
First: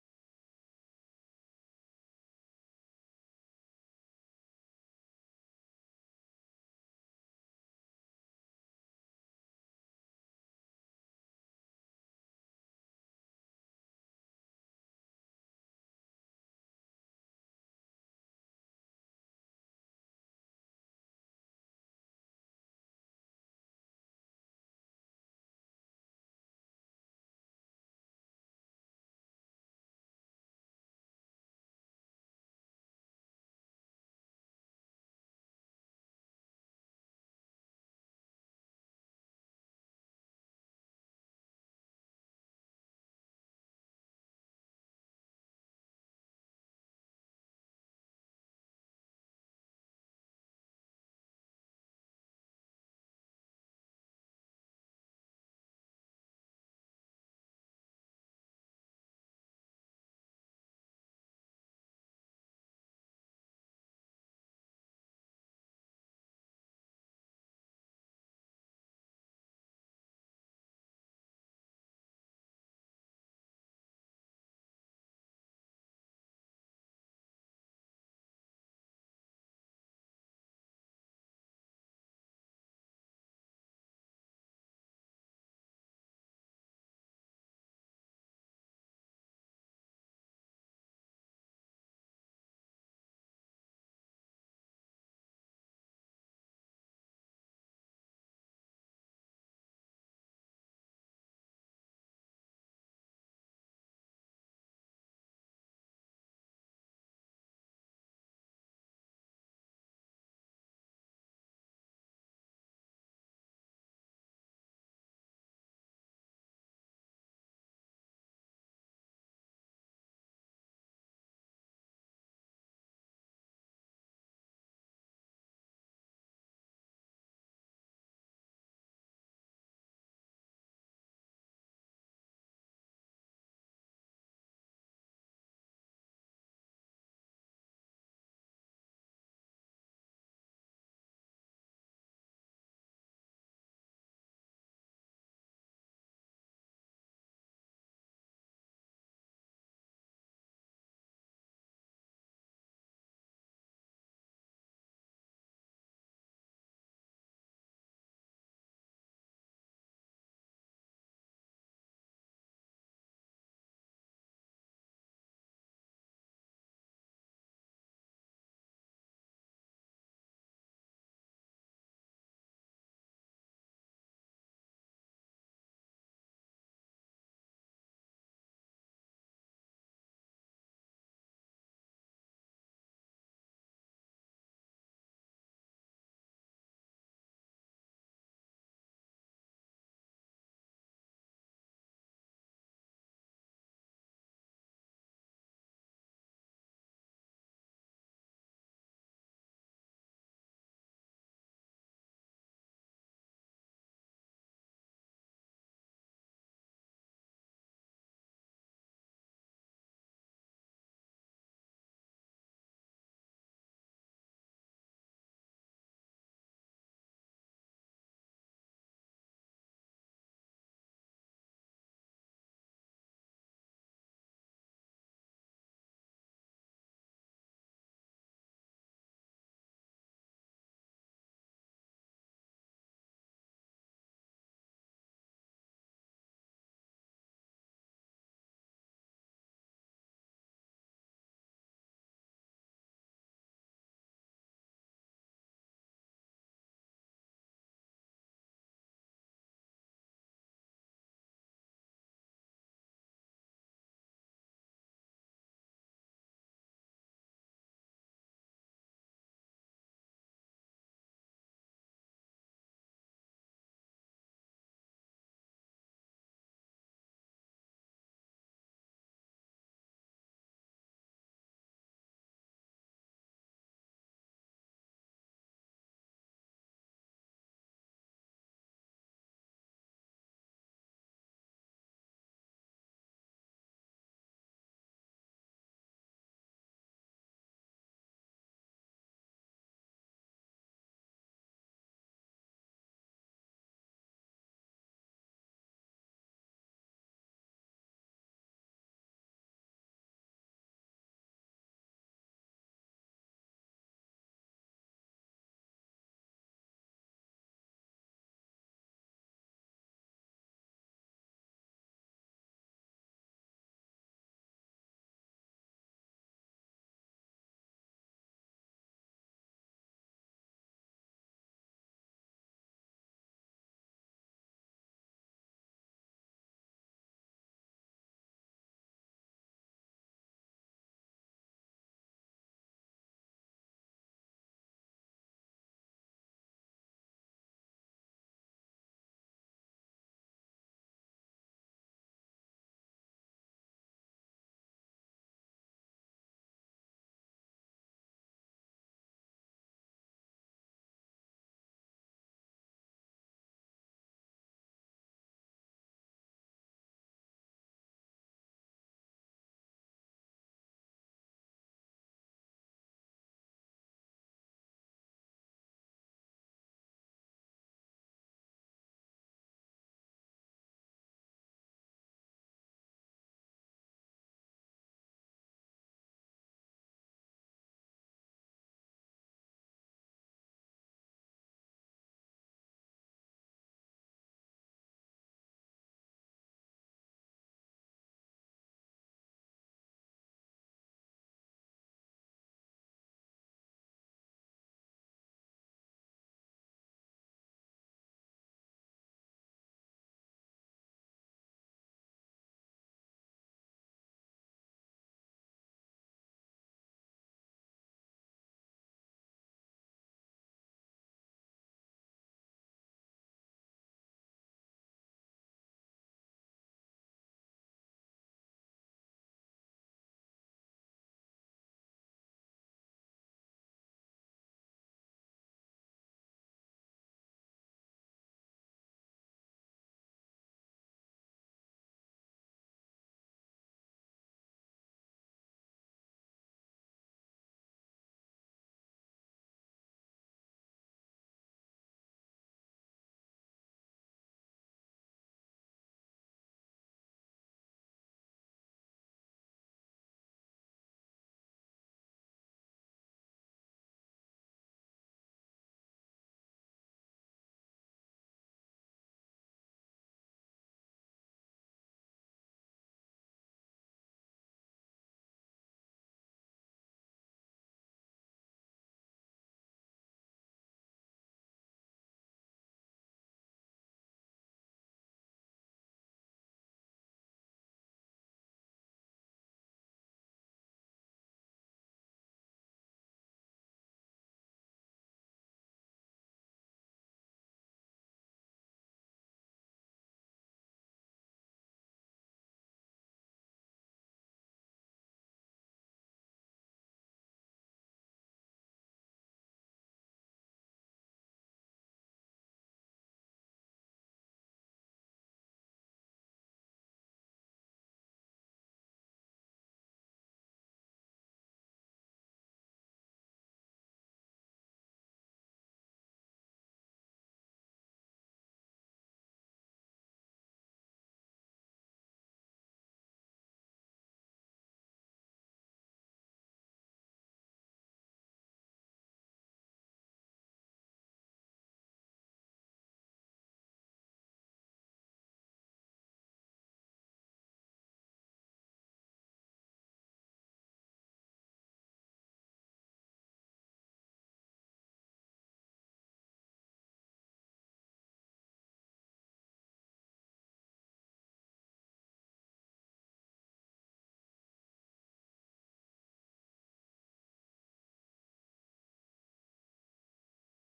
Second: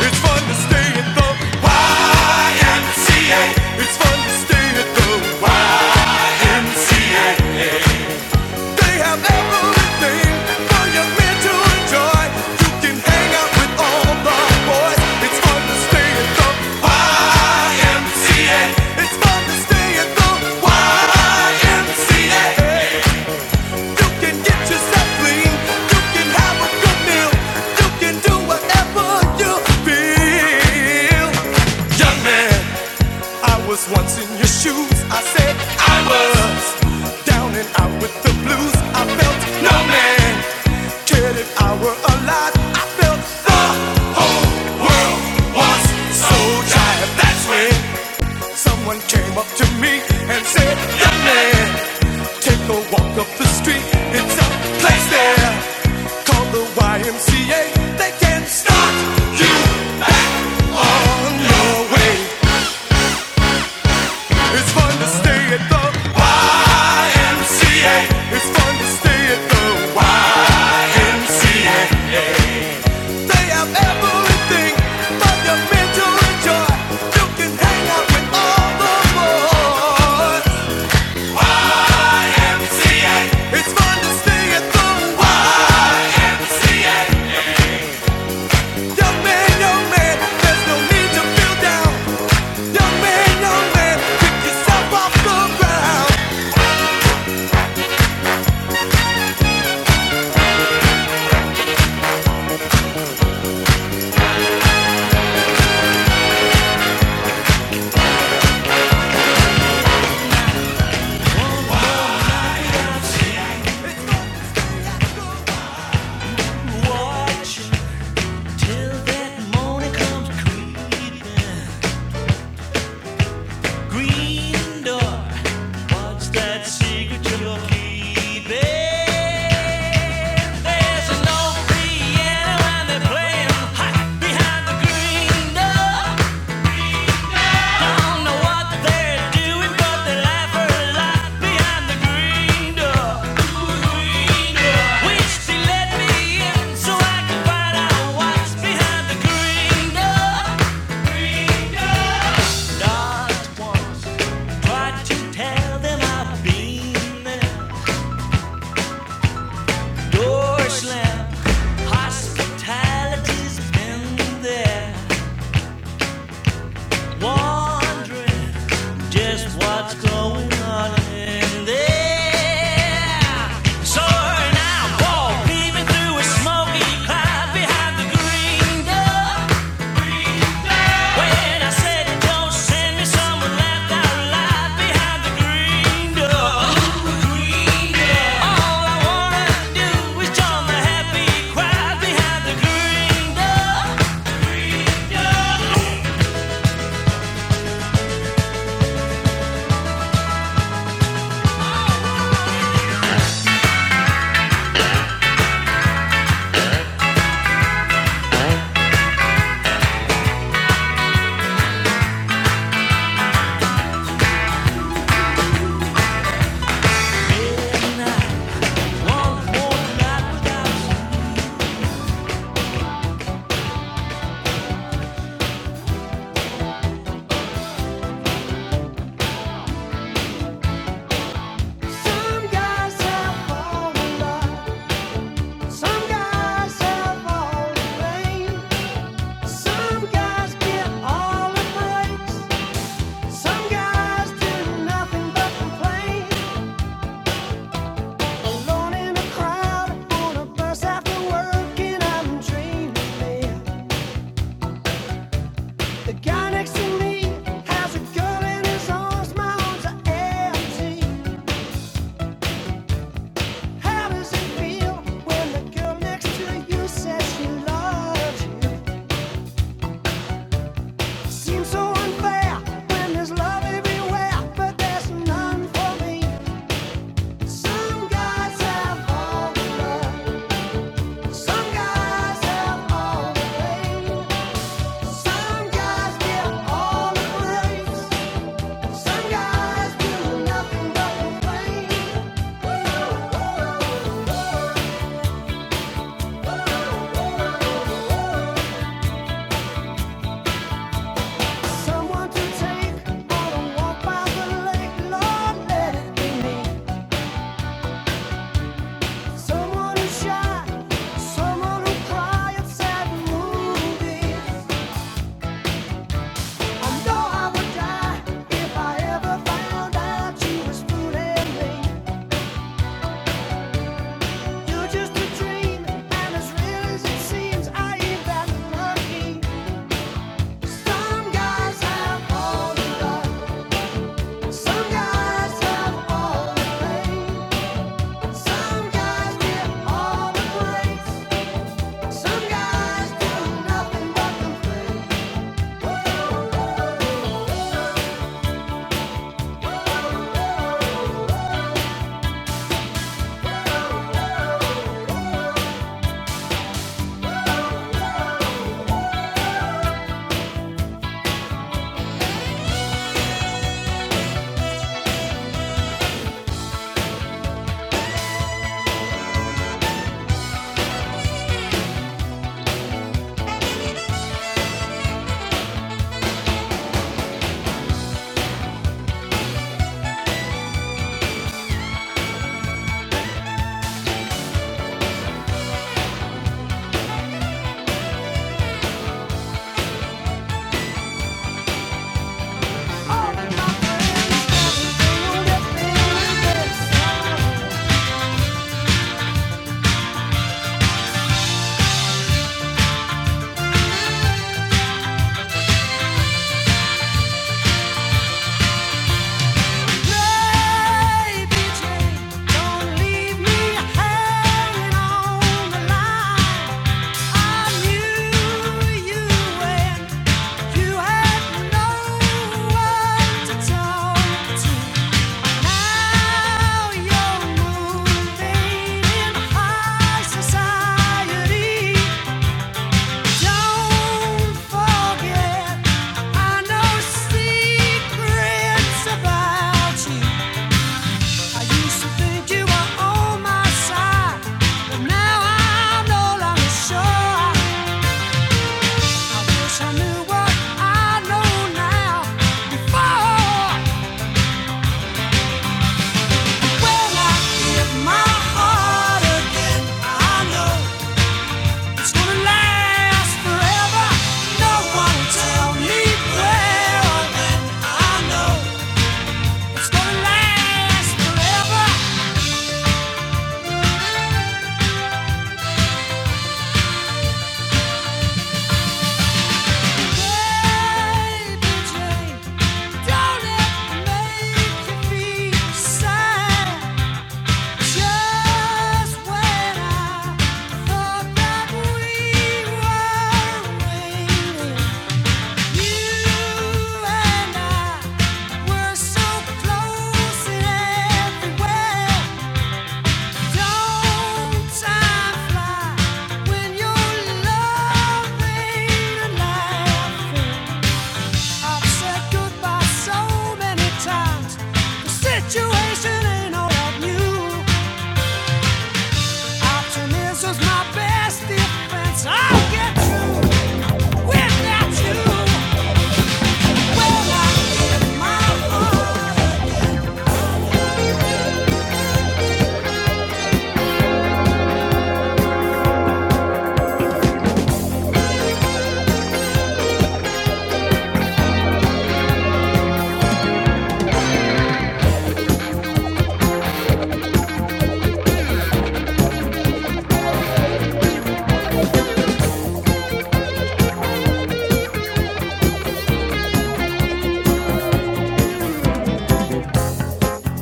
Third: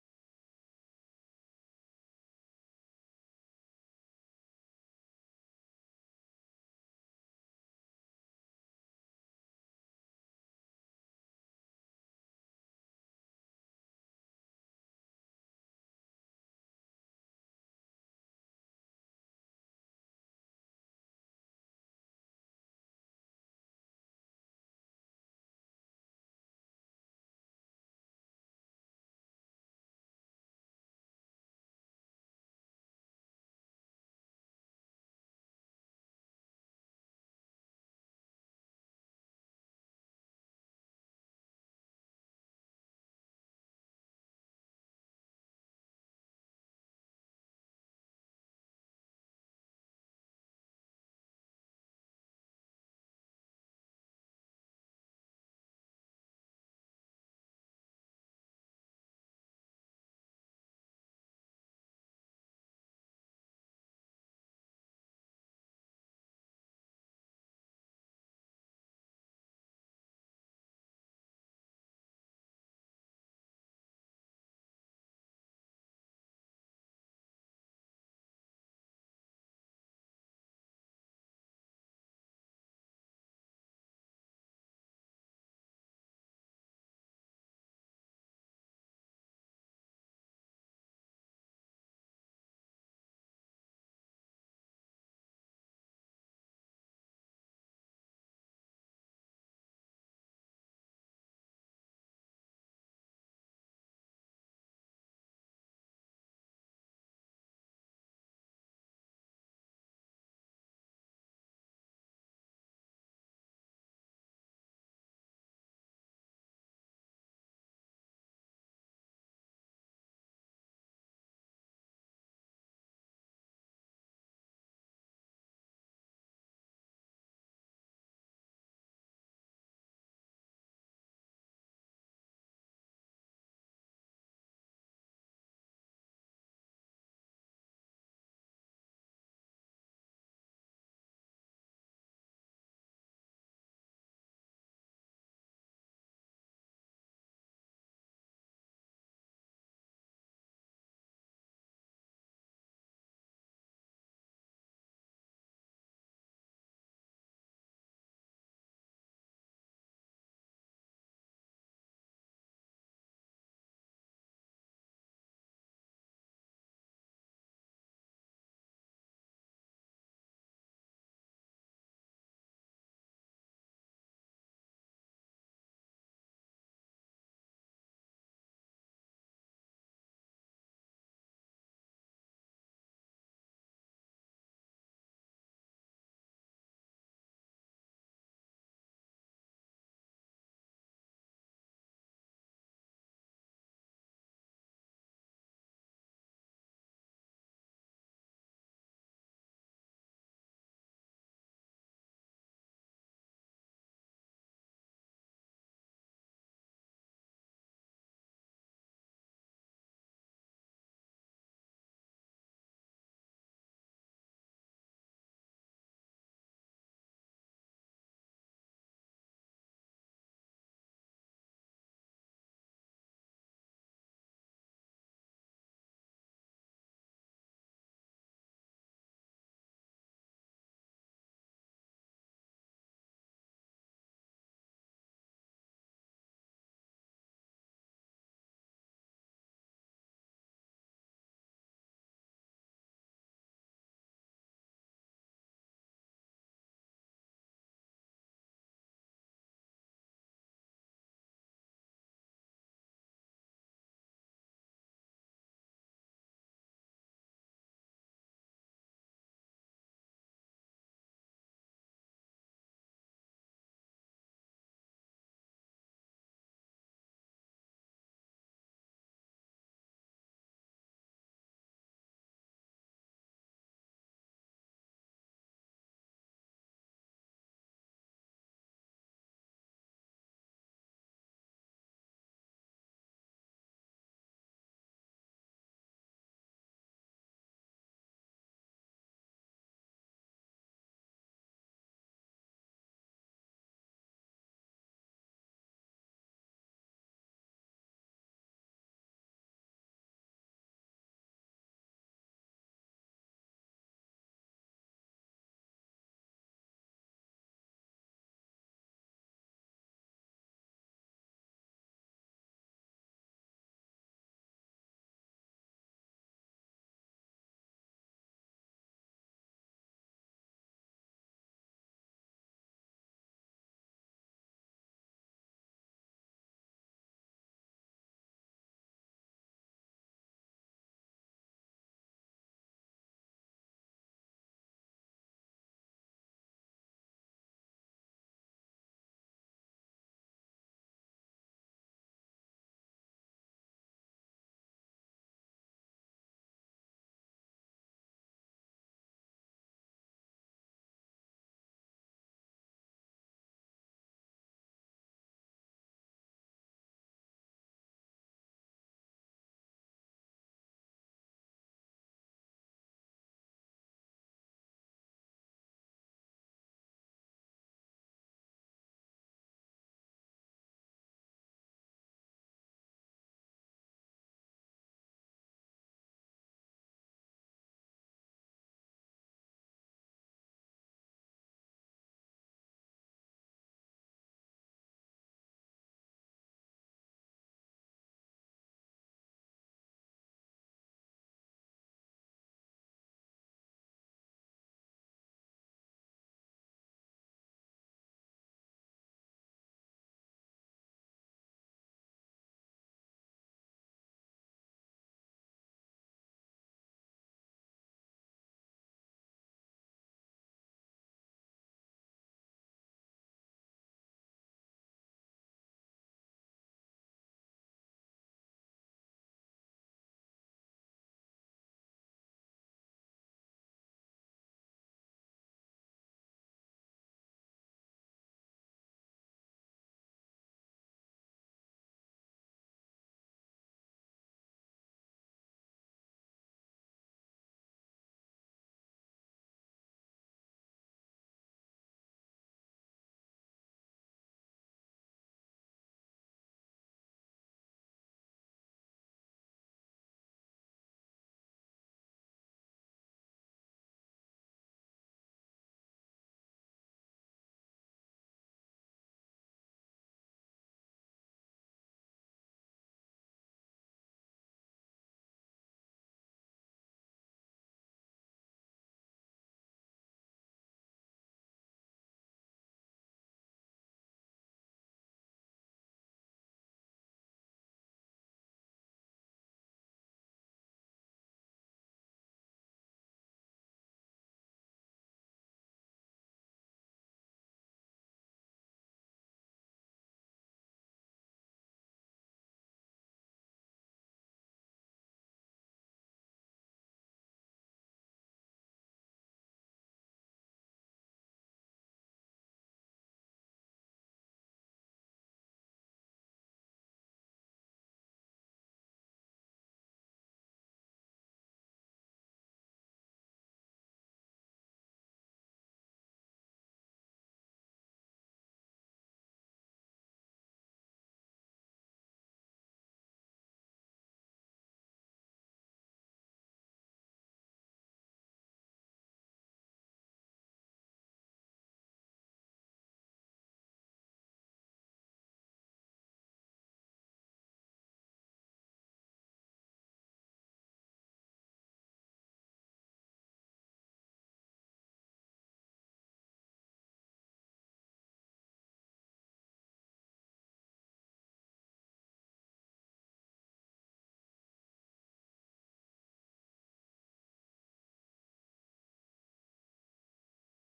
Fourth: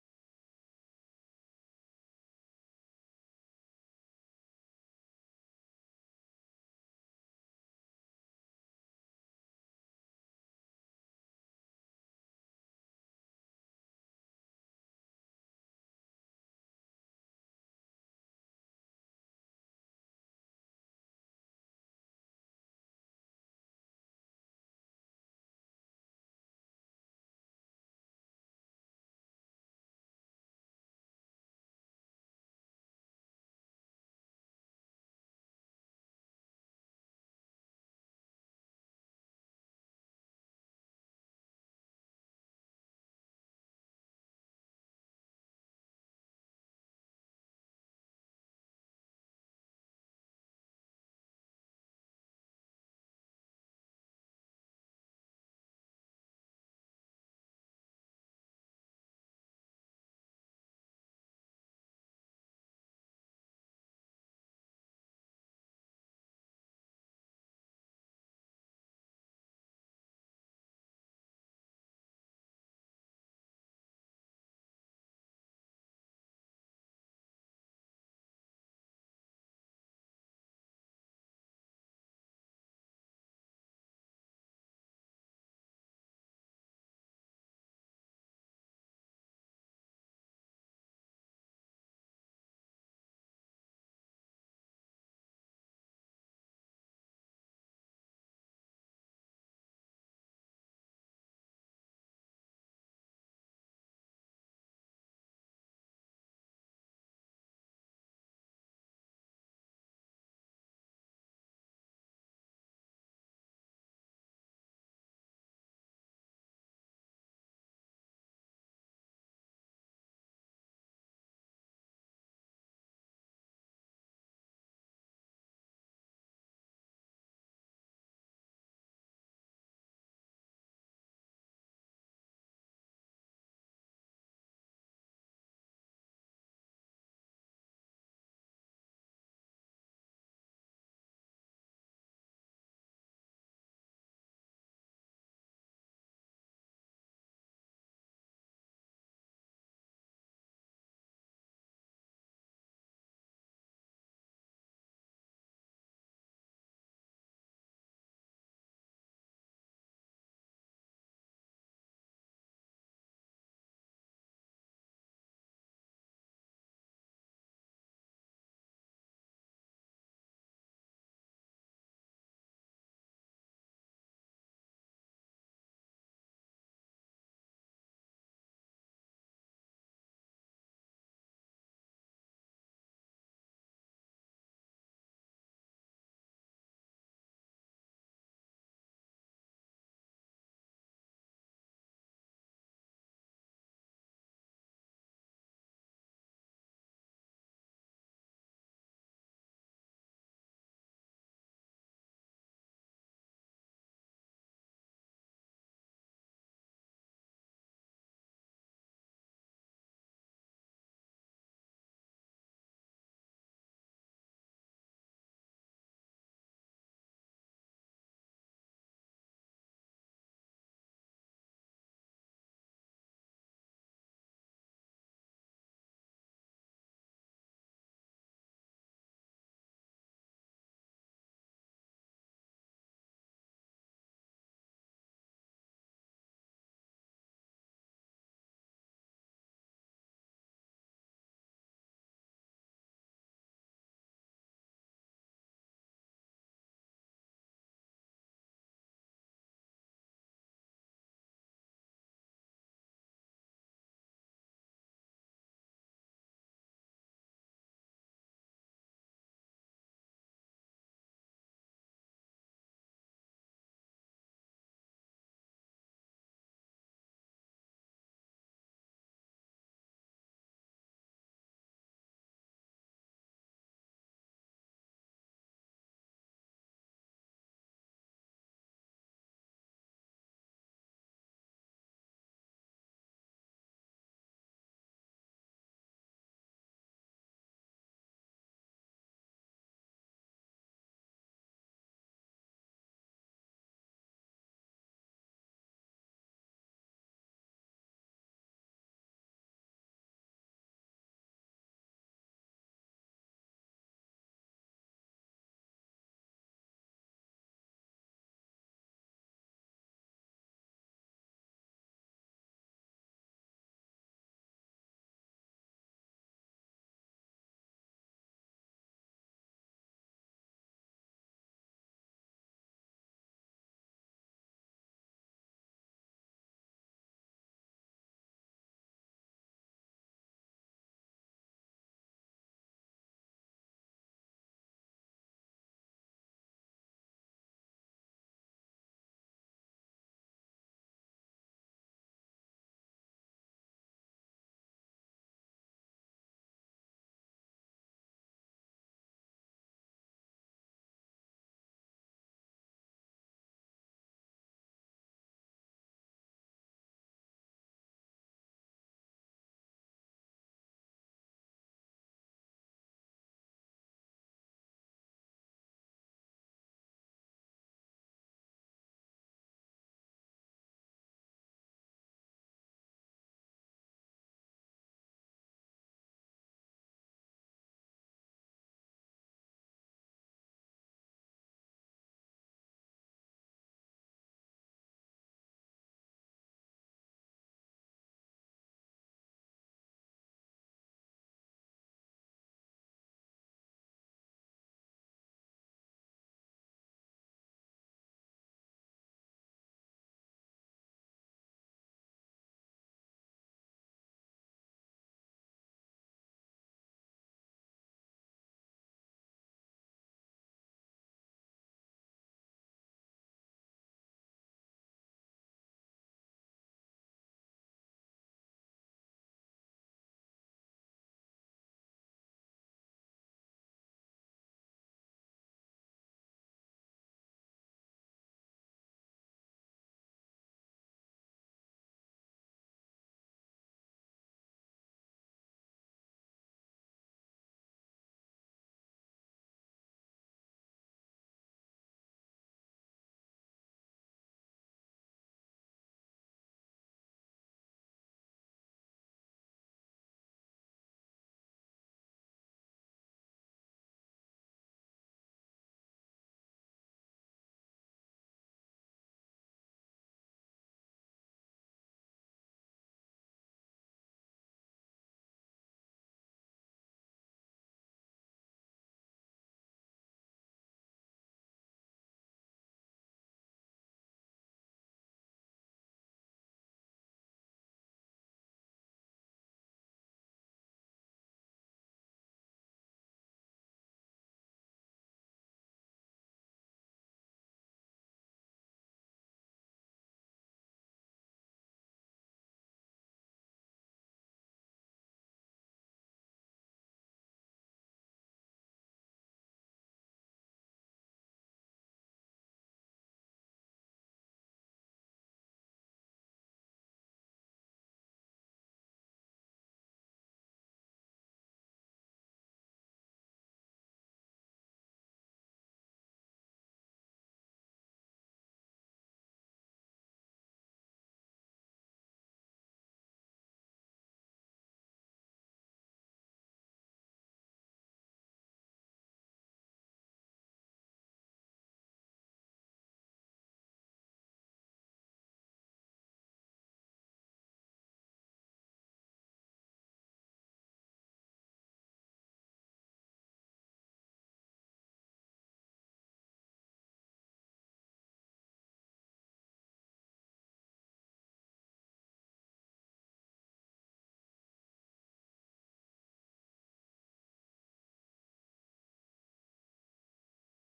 Speaker 2: It's fun to stay at the YMCA. It's fun to stay at the YMCA. They have everything for young men to enjoy. You can hang out with all the boys. It's fun to stay at the YMCA. It's fun to stay at the YMCA. Once in your shoes, I said I was down and out with the blues. I felt no man cared if I were alive. I felt the whole world was so tired. That's when. Someone came up to me and said, Young man, take a walk up the street. It's a place there called the YMCA. They can start you back on your way. It's fun to stay at the YMCA. It's fun to stay at the YMCA. They have everything from your mental joy. You can hang out with all the boys. There's an old piano and they're playing hot behind the green door. Don't know what they're doing, but they laugh a lot behind the green door. Wish let me in so I could find out what's behind the green door. Not try to tell them I've been there. Door slam, hospitality's been there. Wondering just what's going on in there. So now walk, leaving through a smoky cloud behind the green door. When I said don't send me, someone laughed out loud behind the green door. Green door. All I wanna do is join the happy crowd behind the green door. Some guys have fallen in love. Some guys have all the pain. Some guys get all the breaks. Some guys do nothing but complain. Alone in a crowd on a bus after work, and I'm dreaming. The guy next to me has a girl in his arms. My arms are empty. How does it feel when the girl next to you says she loves you? Seems so unfair when there's love everywhere, but there's none for me. Some guys have all the love, some guys have all the pain. Some guys give all the grace, some guys do nothing but complain. Someone to take on a walk by the lake, Lord, let it be me. Someone who shy, someone who cry at sad movies. I know I would die if I ever found out you was fooling me. You're just a dream, and as real as it seems, I ain't that lucky. Some guys have all the love, some guys have all the pain, some guys get all the praise, some guys do nothing but complain. Think you are all right. I'm no longer sure. I wish I knew what I know now. Before, when I give my heart again, I know it's gonna last forever. No, tell me where I've I know it's gonna last forever. Baby Jane, don't it make you feel sad? Just when I thought that we were winning, you and I were so close in every Don't time fly when you're loving and I've said goodbye so many times. The situation ain't all of you. Optimism's my best defense. I'll get through without you. All I need my love.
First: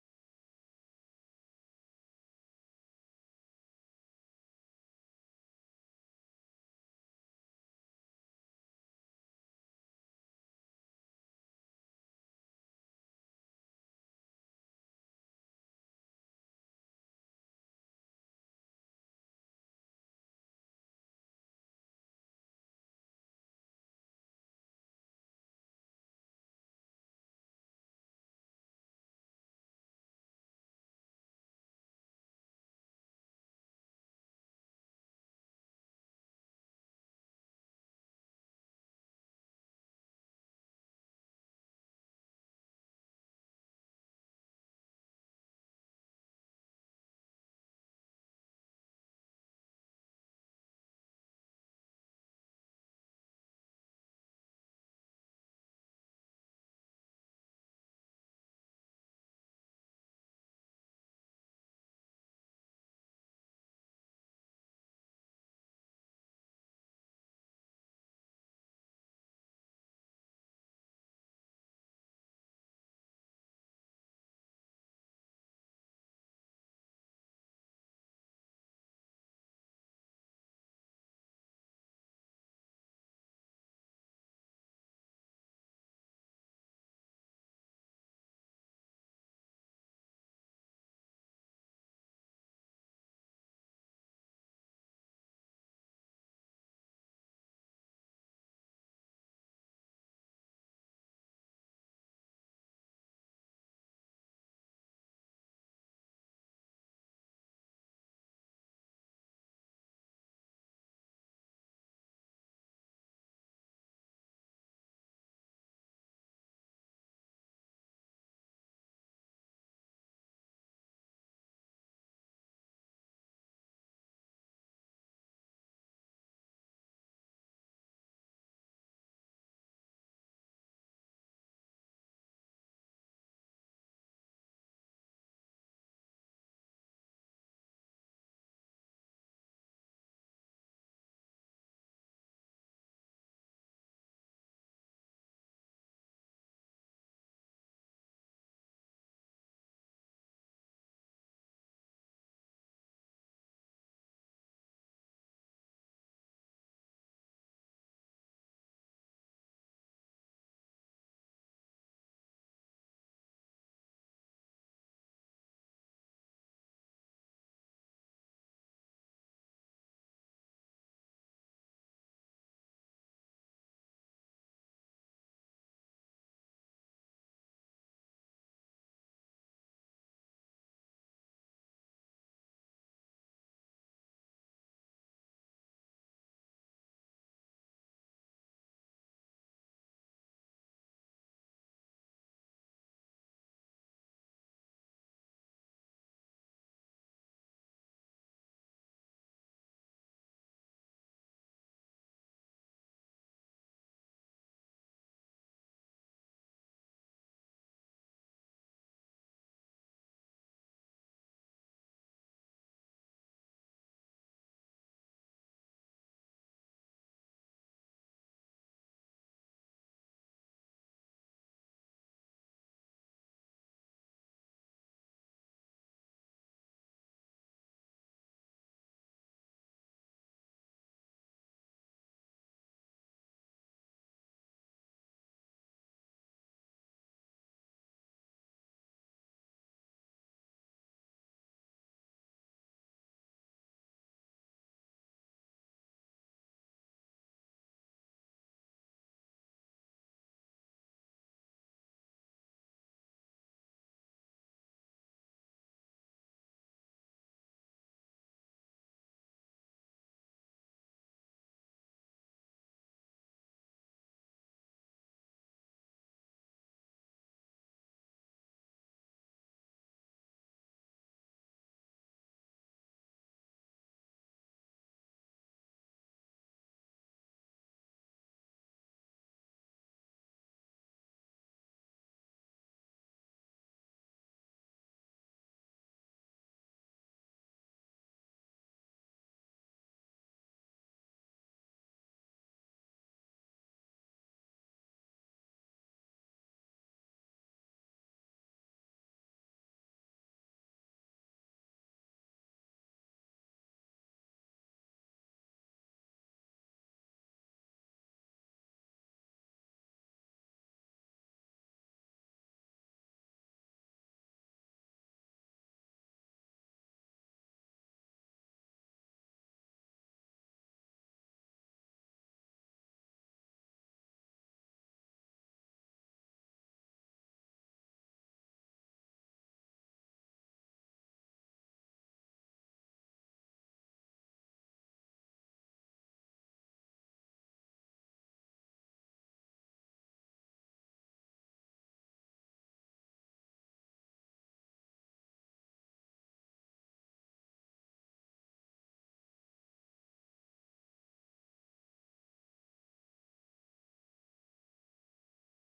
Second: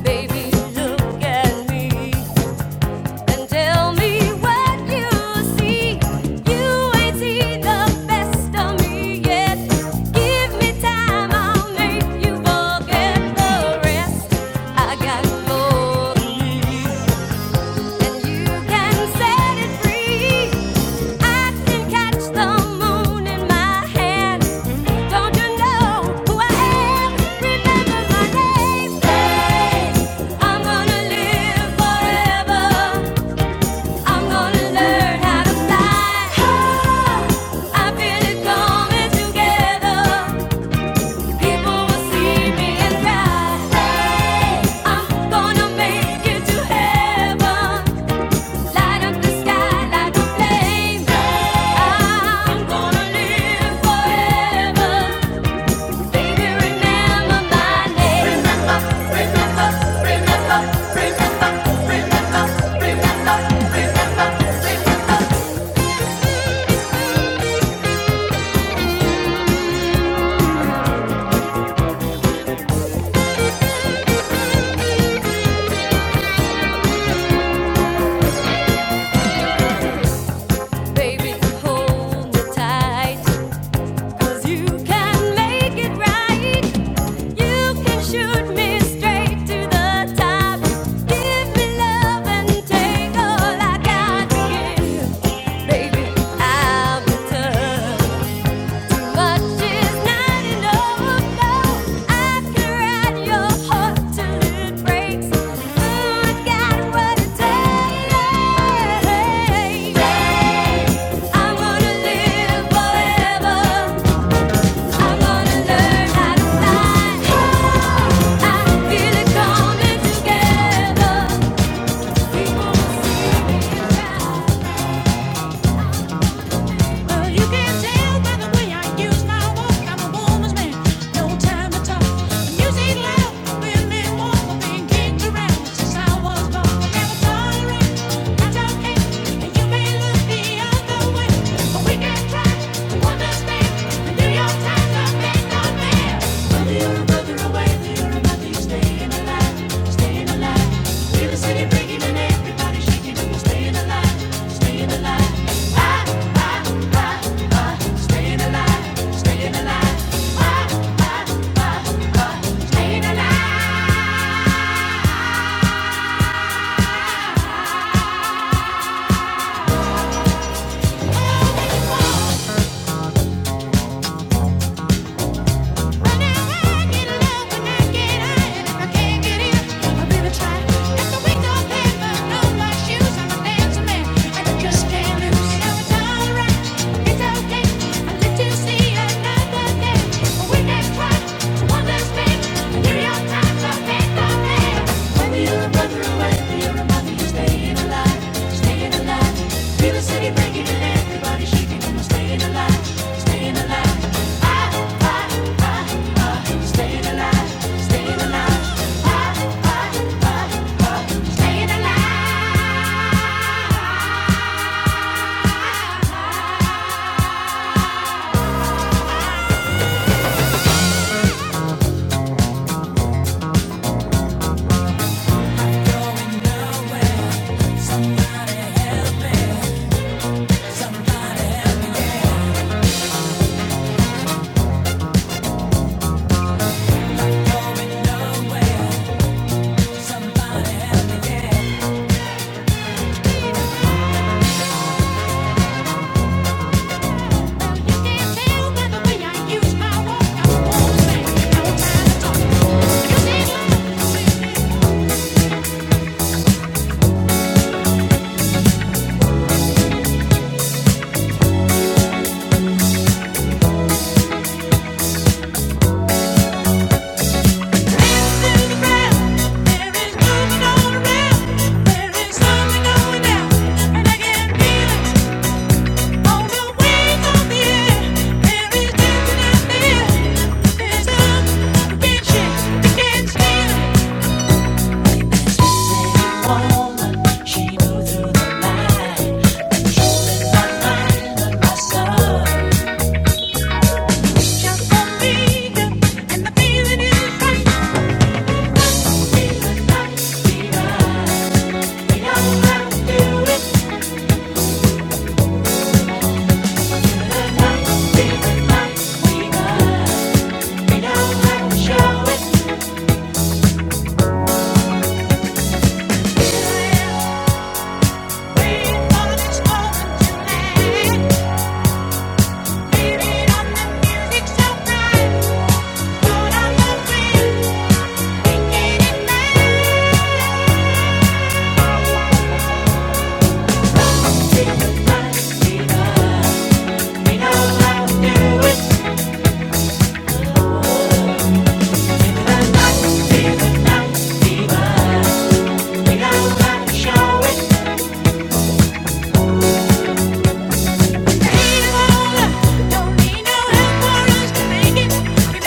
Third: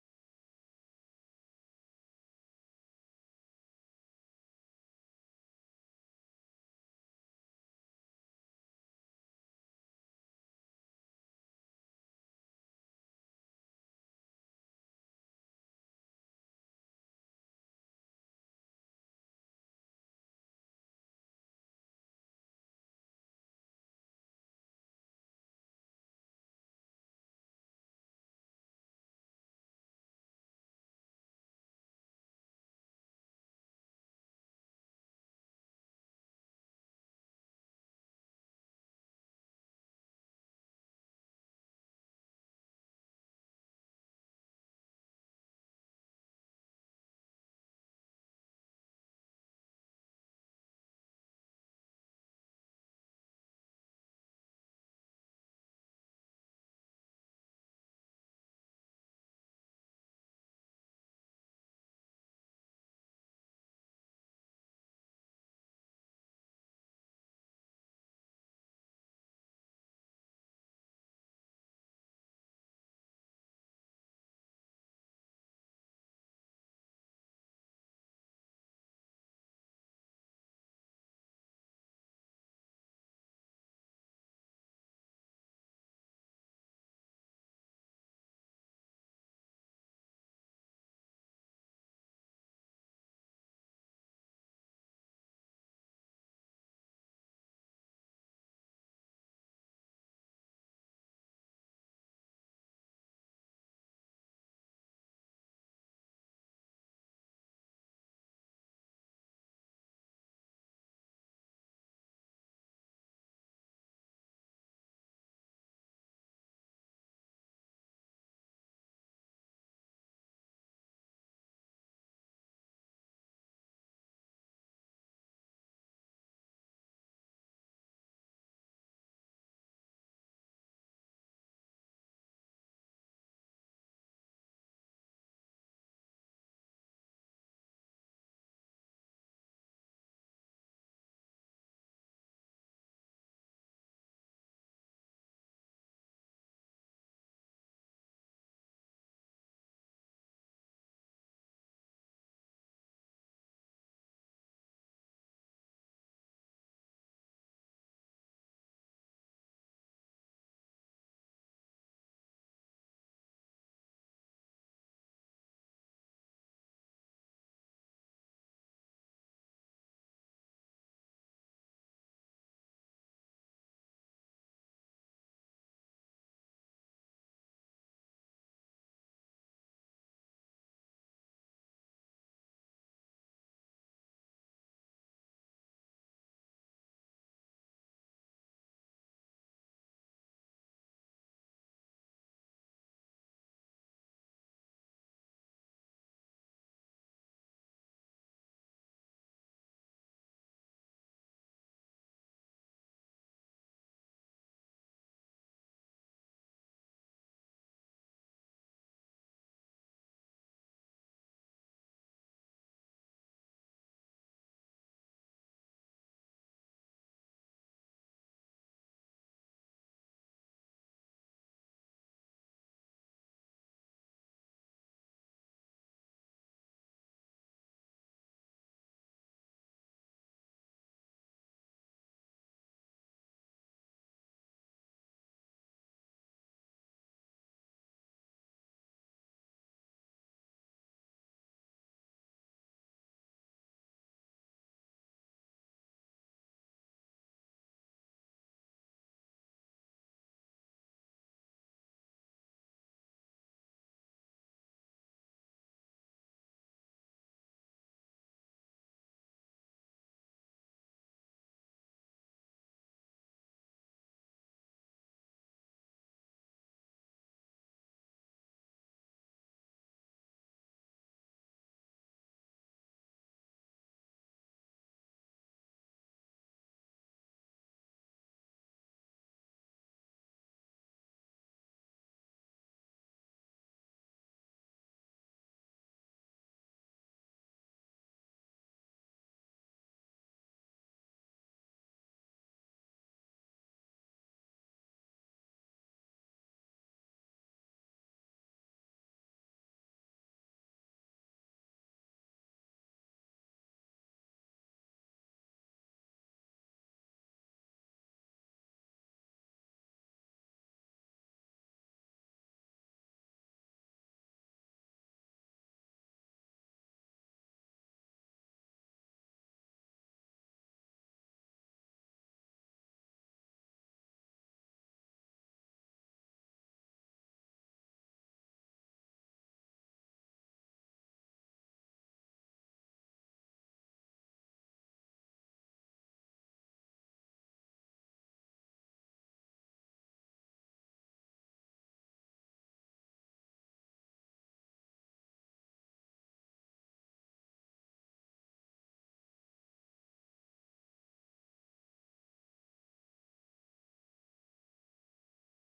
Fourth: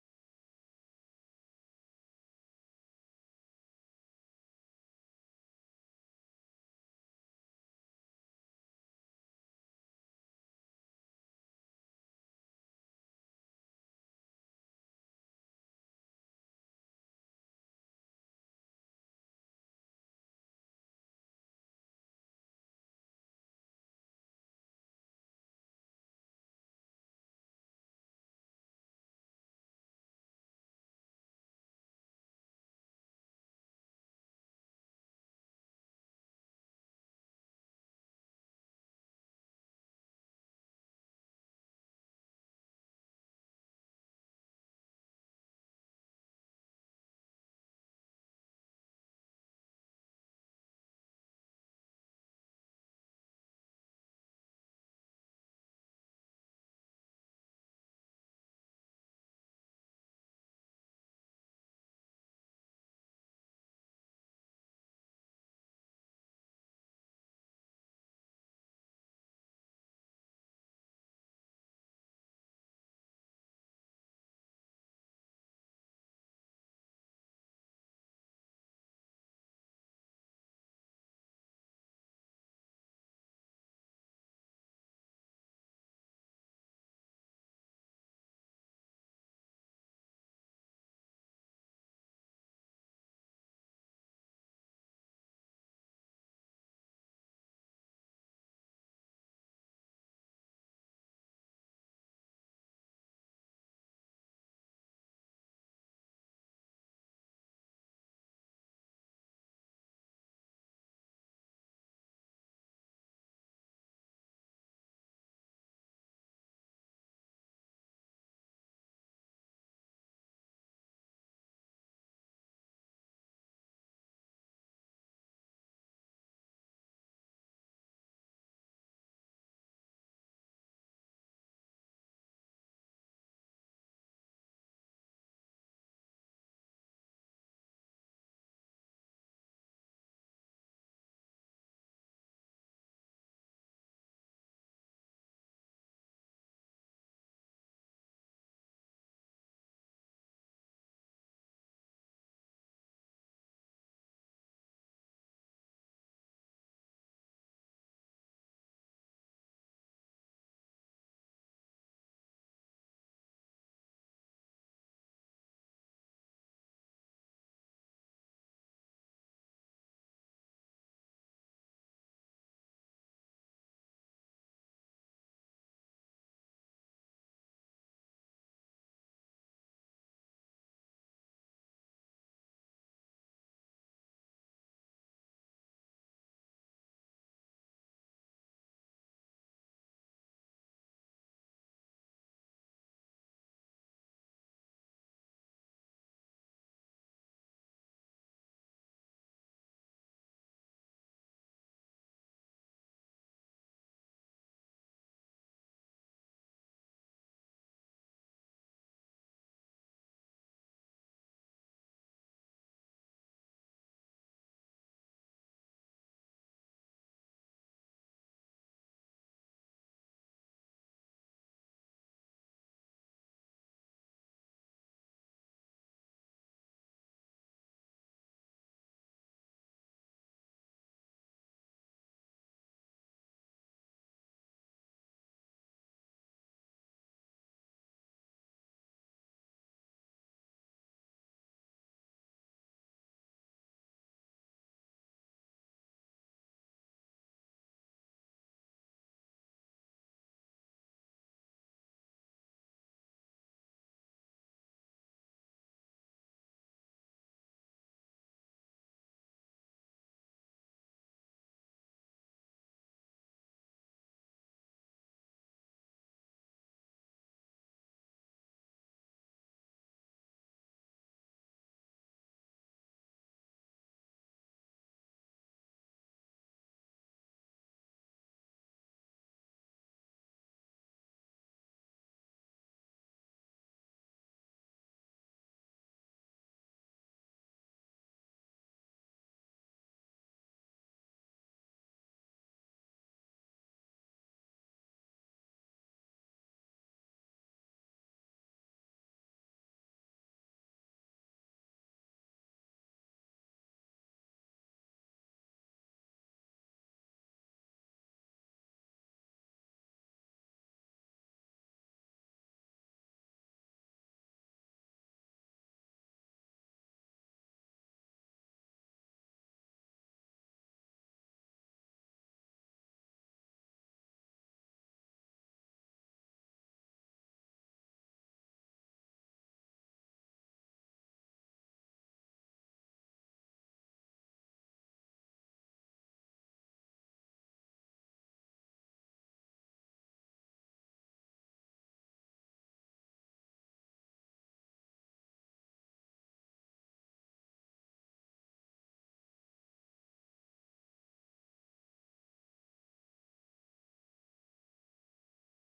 Speaker 2: Baby, look at me. and tell me what you see. You ain't seen the best of me yet. Give me time, I'll make you forget the rest. I got more to lose, and you can set it free. I can catch the moon in my hand. Don't you know who I am? Remember my name. Hey, I'm gonna live forever. I'm gonna learn how to fly. I feel it coming together. People will see me and cry. Hey! I'm gonna make it to heaven. Light up the sky like a flame. Hey! I'm gonna live forever. Baby, remember my name. Baby, hold me tight, 'cause you can make it right. You can shoot me straight to the top. Give me love and take all I got to give. Baby, I'll be tough. Much is not enough. No, I can ride your heart till it breaks. Ooh, I got what it takes. I'm to live forever. I'm gonna learn how to fly. I feel it coming together. People see me rise. You can tell by the way I use my walk. I'm a woman's man, no time to talk. The music loud, women walk, but being kicked around since I was born. Never tolerate, that's okay. And you may look the other way, but we can try to understand. The New York Times are made no man. Staying alive, staying alive. Right.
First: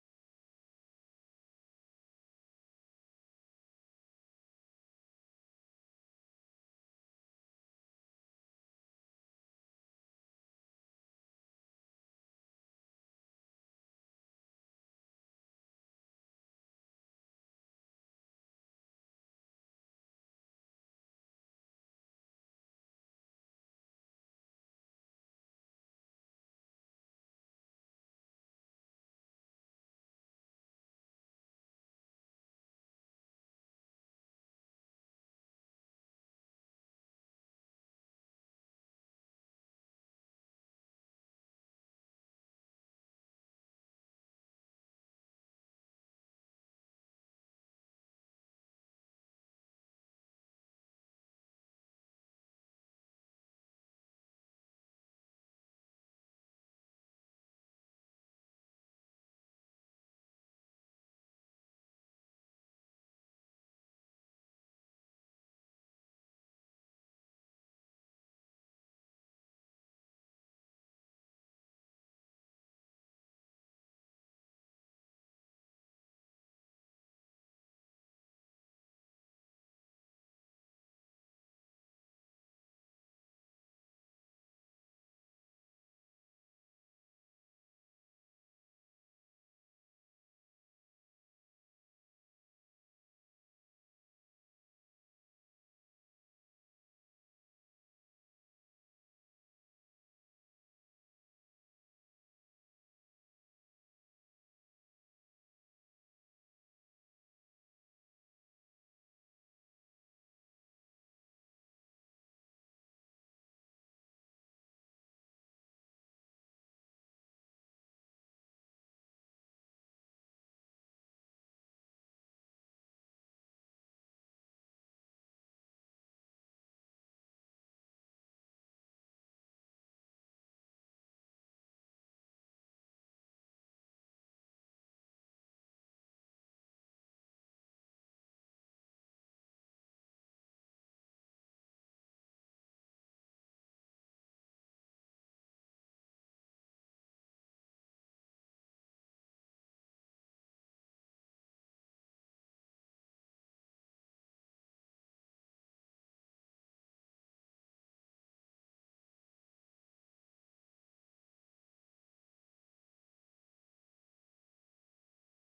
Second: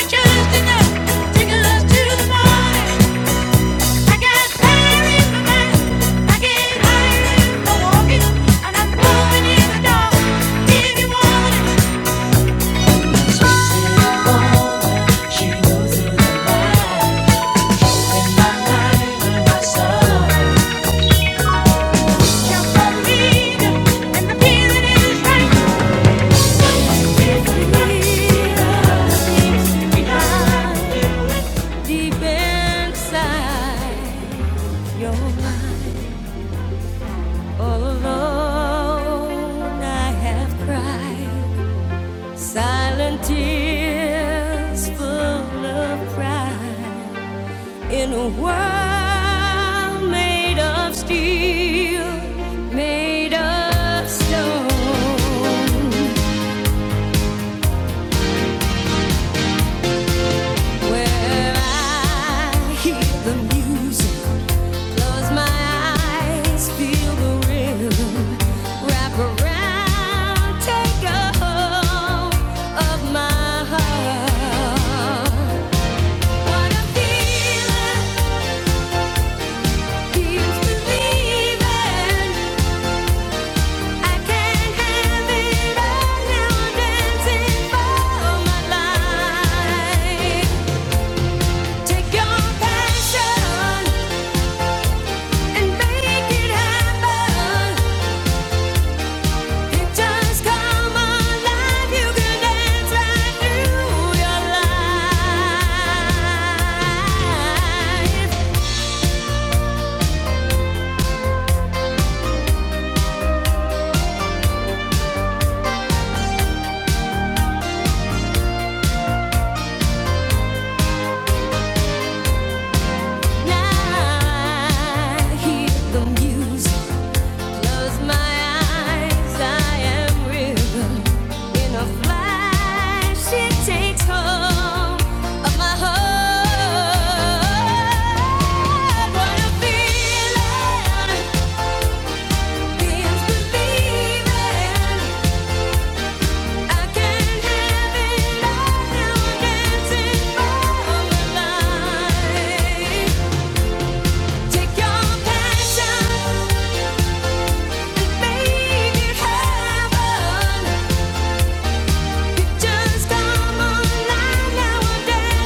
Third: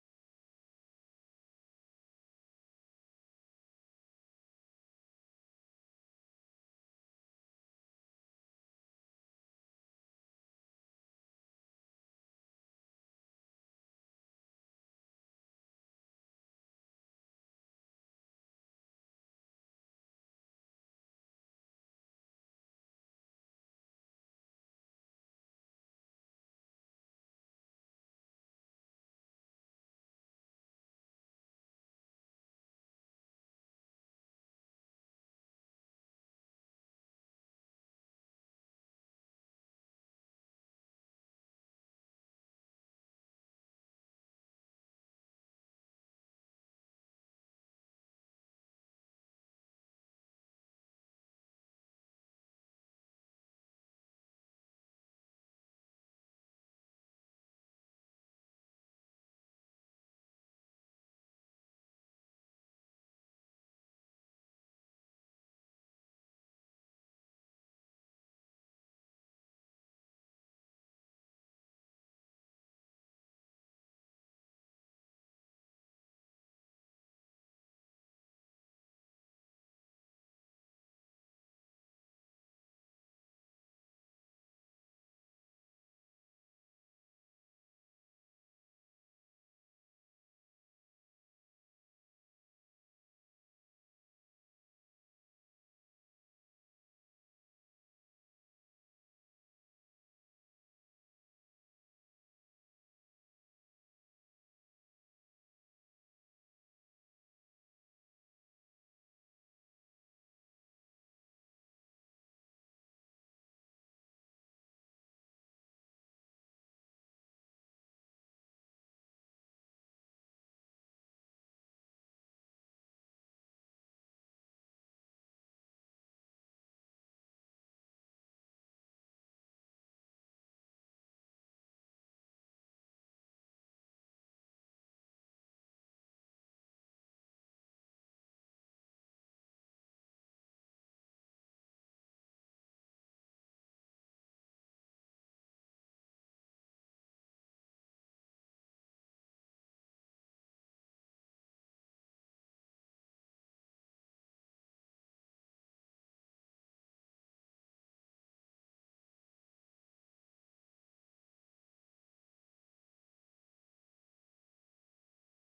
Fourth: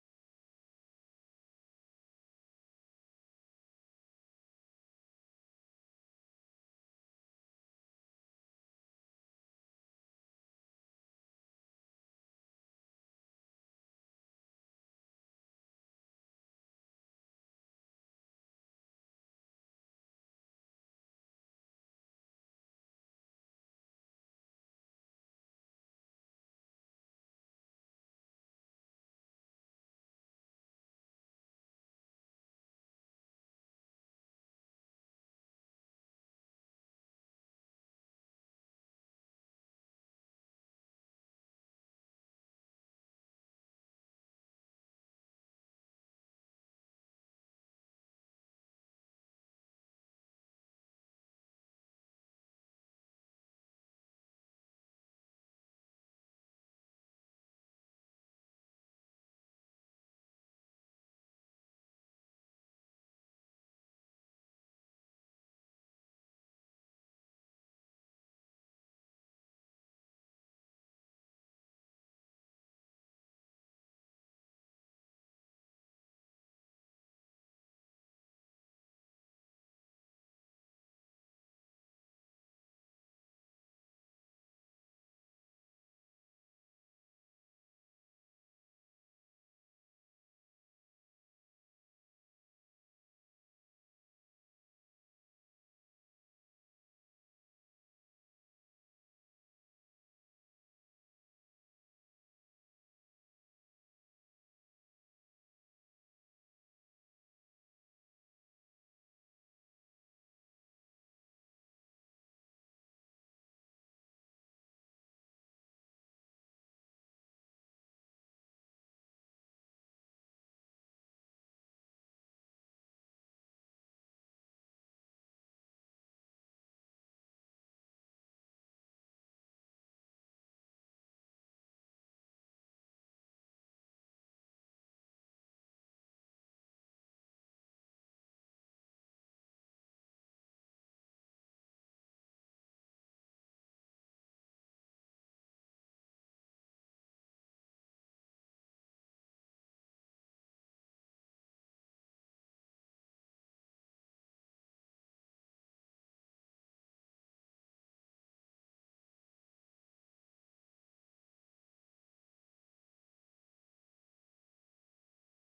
Speaker 2: Just enough, take us to the morning. Deep inside your mind, all alone, I have cried silent tears full of pride. In a world made of steel, made of stone, where I hear the music, close my eyes, feel the rhythm, wrap around, take a hold of my heart. What a feeling, keeps believing. I can't have it all now. I'm dancing for my life. Take your passion and make it happen. All my life, you can dance right through your life. I hear the music. Close my eyes, I am risen. In a flash, it takes hold of my heart. What a feeling! Feels believing. I can have it all. Now I'm dancing for my life. Take your passion and make it heaven. Pictures come alive, you can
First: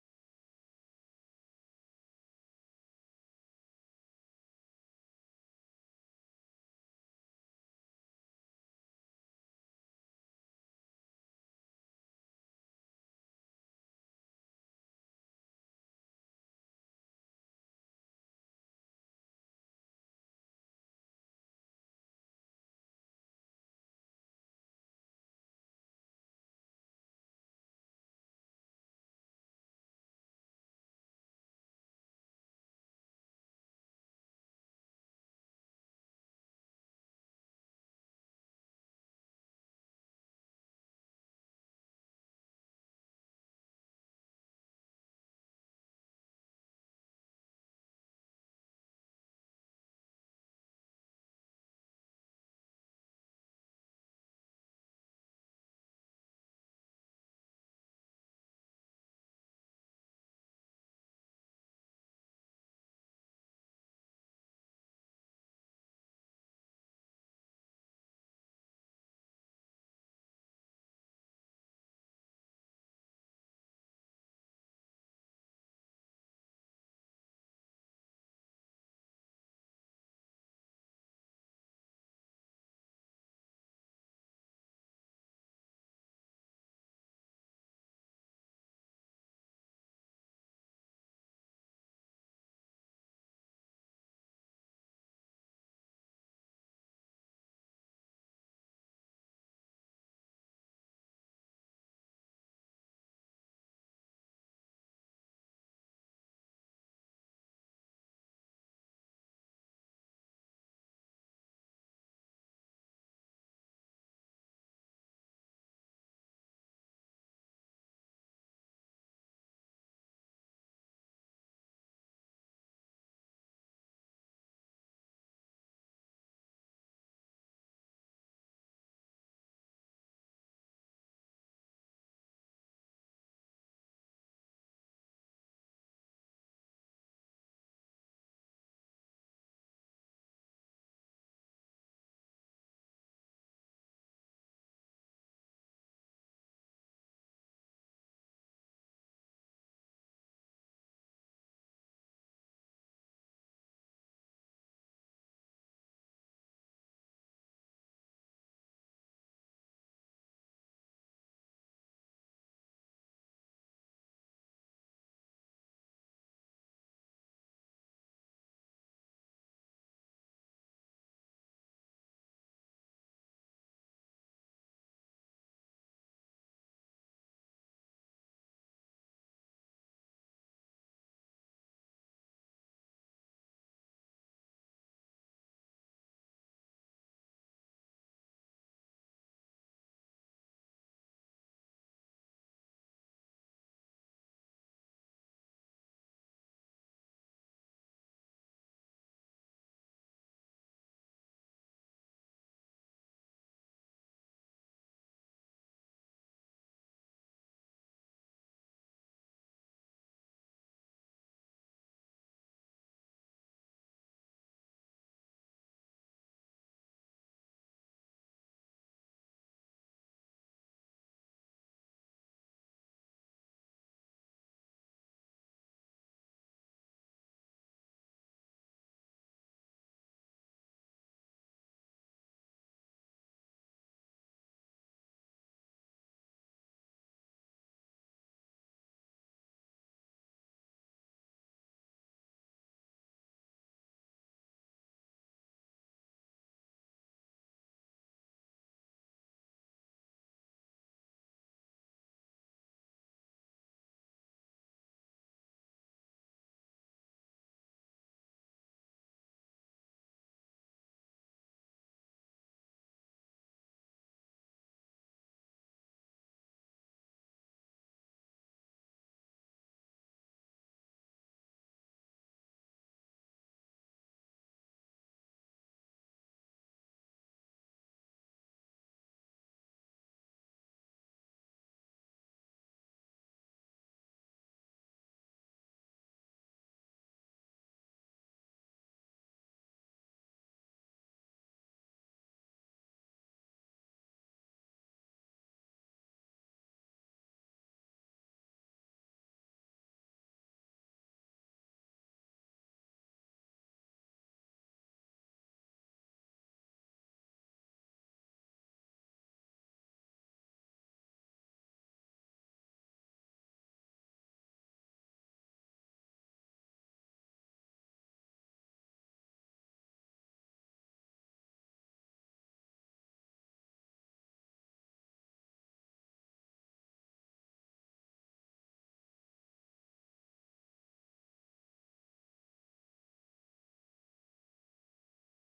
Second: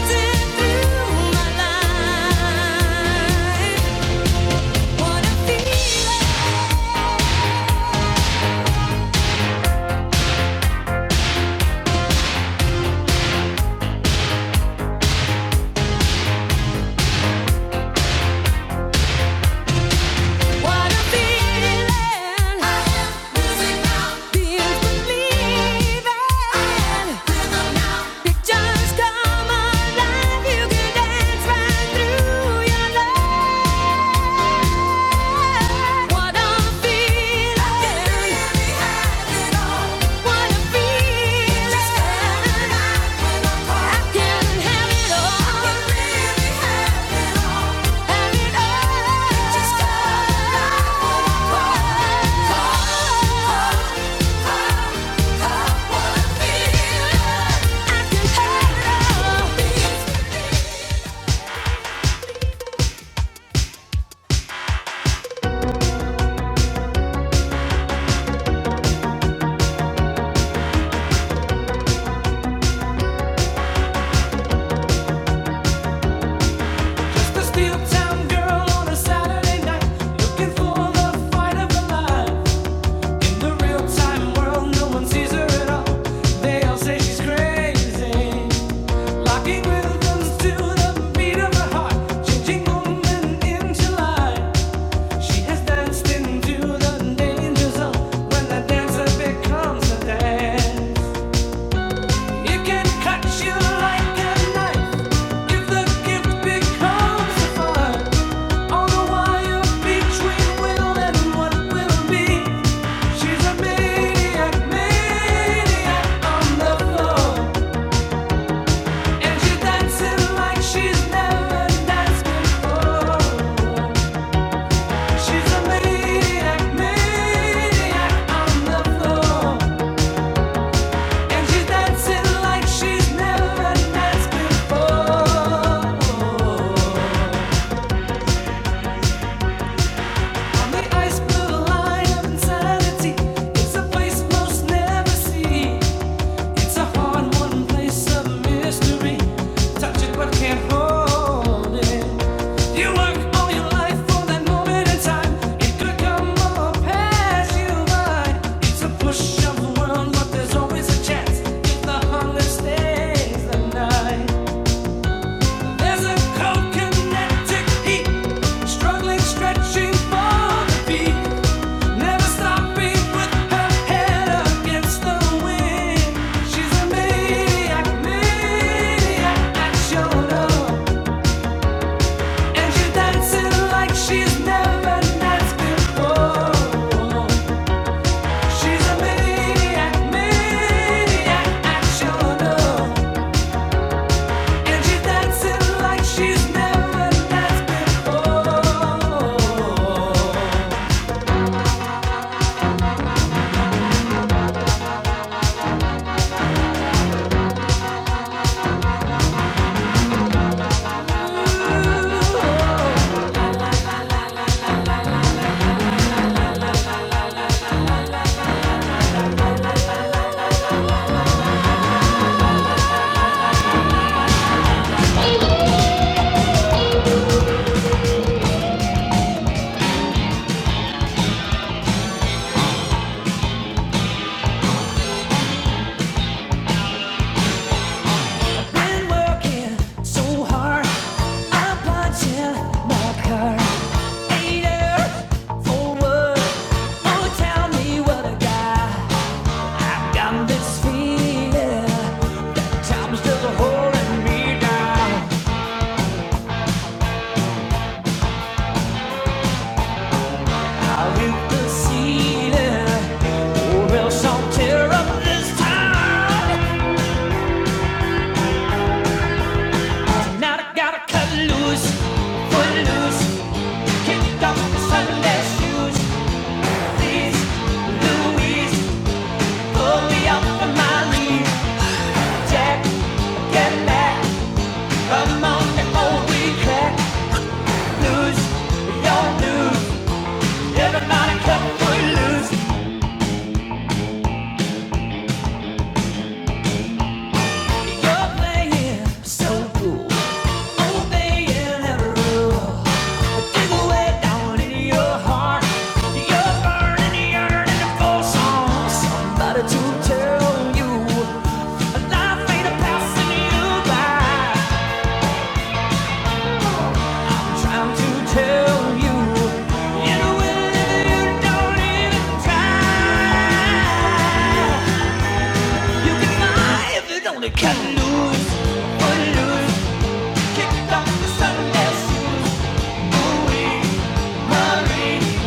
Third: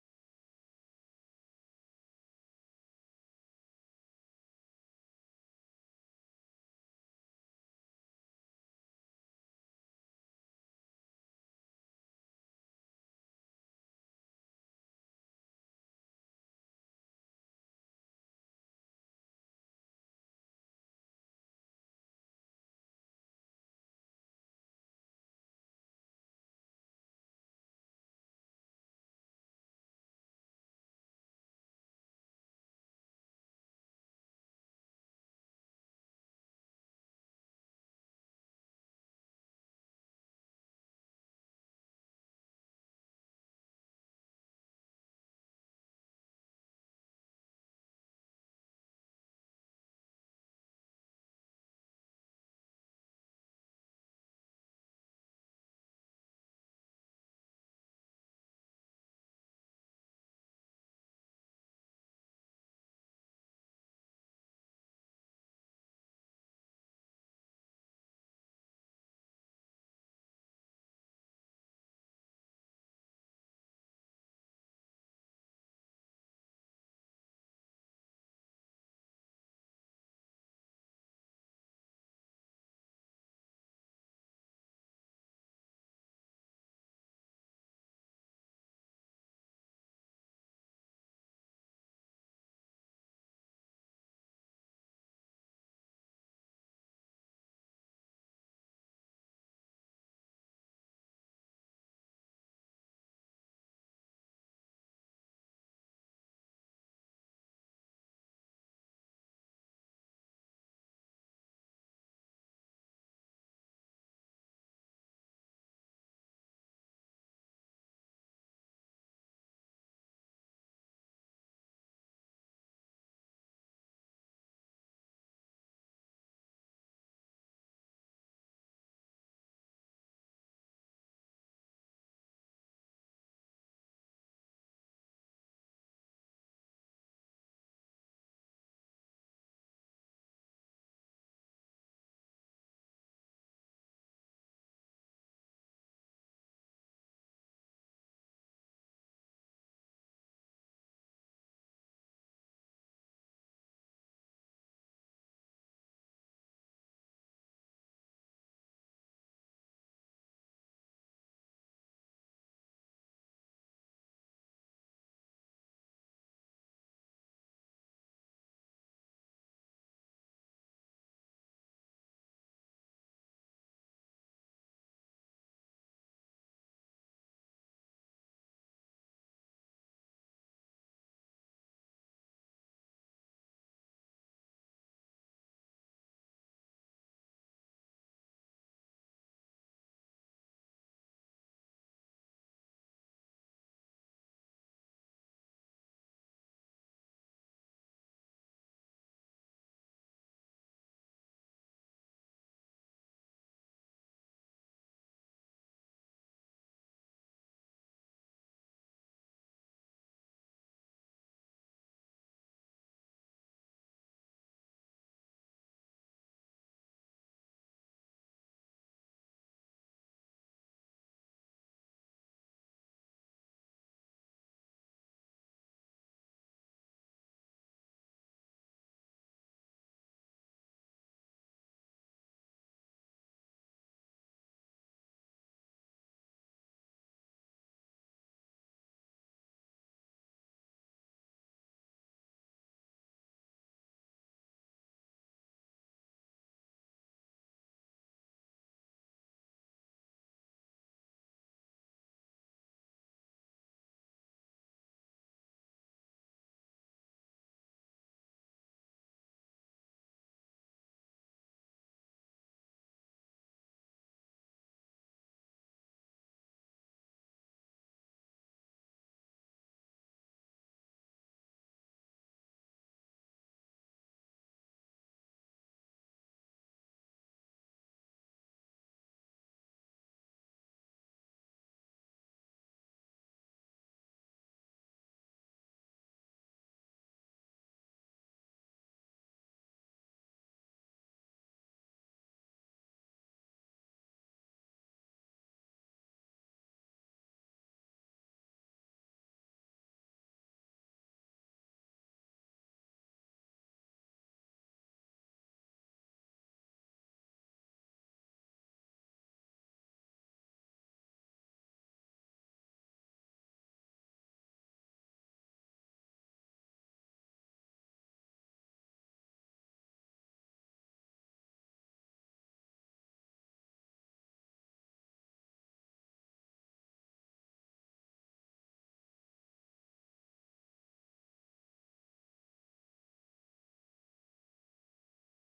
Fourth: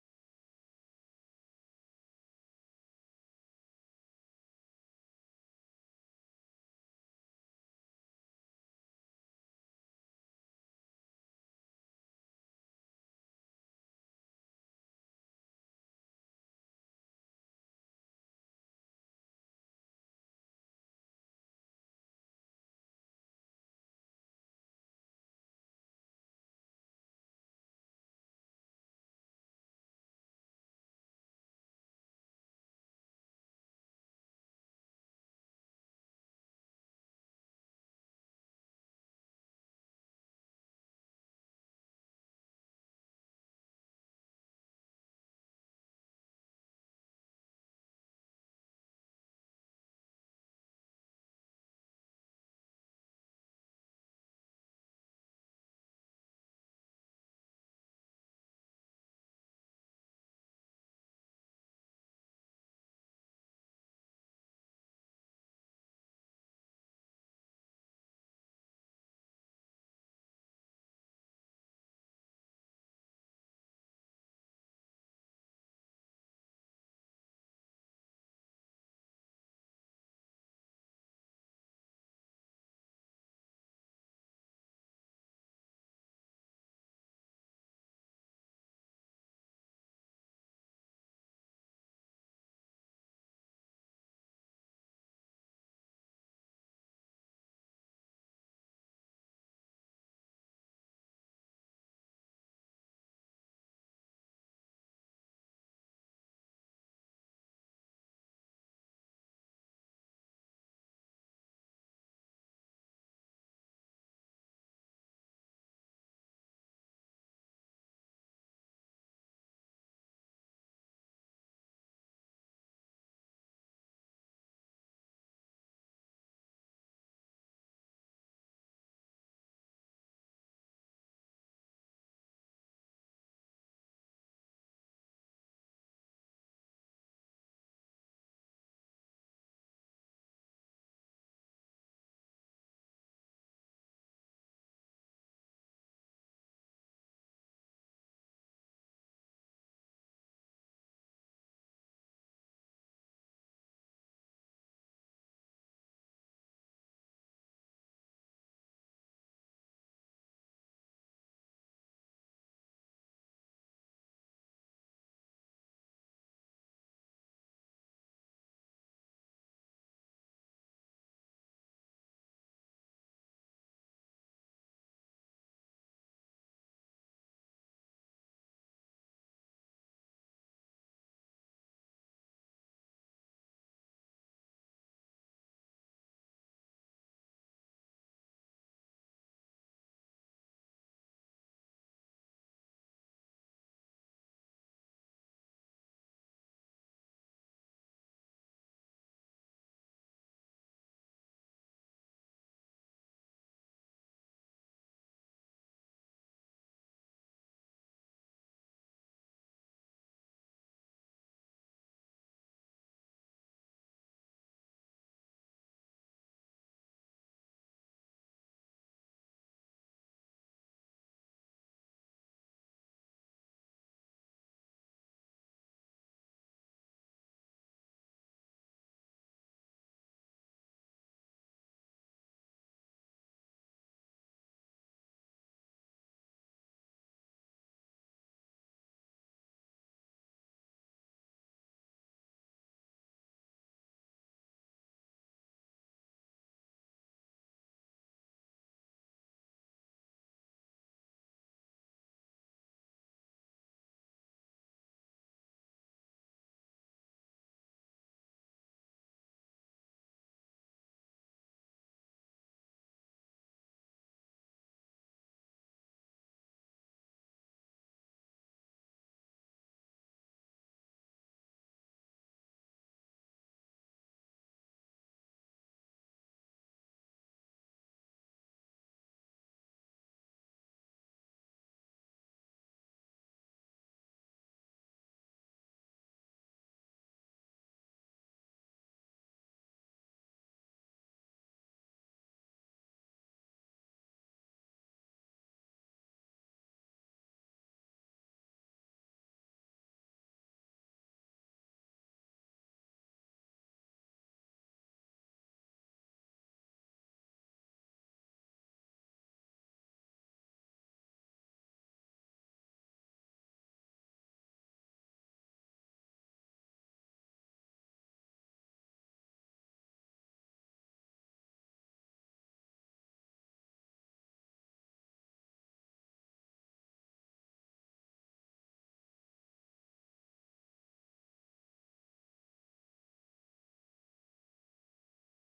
Speaker 2: dance right through your love. What I'm feeling. What I'm feeling. I can have it all. Have it all. I can have it all. Cut you like a knife if the gift becomes a fire. On the wire between will and what will be. She's a maniac, maniac on the floor, and she's dancing like she's never danced before. She's a maniac, maniac on the floor, and she's dancing like she's never danced before. On the ice blue line of insanity, it's a place most never see. It's a hard won place of mystery. Touch it but can't hold it. You work all your life for that moment in time. It could come or pass you by. It's a push of the world, but there's always a chance if the hunger stays the night. There's a kinetic heat, struggling, stretching for the beat, never stopping with her head against the wind. She's a maniac, maniac at your love, and she's dancing like she's never danced before. She's a maniac, maniac at your love. And she's dancing like she's never danced before. Been working so hard, I'm punching my card. Ain't there Oh, tell me what I got. Got this feeling, time's just holding me down. I'll hit the ceiling, or else I'll tear up this town. Now I gotta cut loose, foot loose, kick off the Sunday shoes. Please, Louise, pull me up from my knees. Jack, get back, come on before we crack. Loose, you're loose, everybody cut foot loose. You're playing so cool, obeying every rule. Can lose, but lose, kicked off the Sunday shoes. Marie,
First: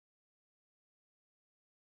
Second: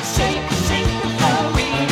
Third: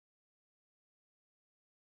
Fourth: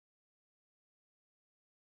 Speaker 2: shake, shake, Marie.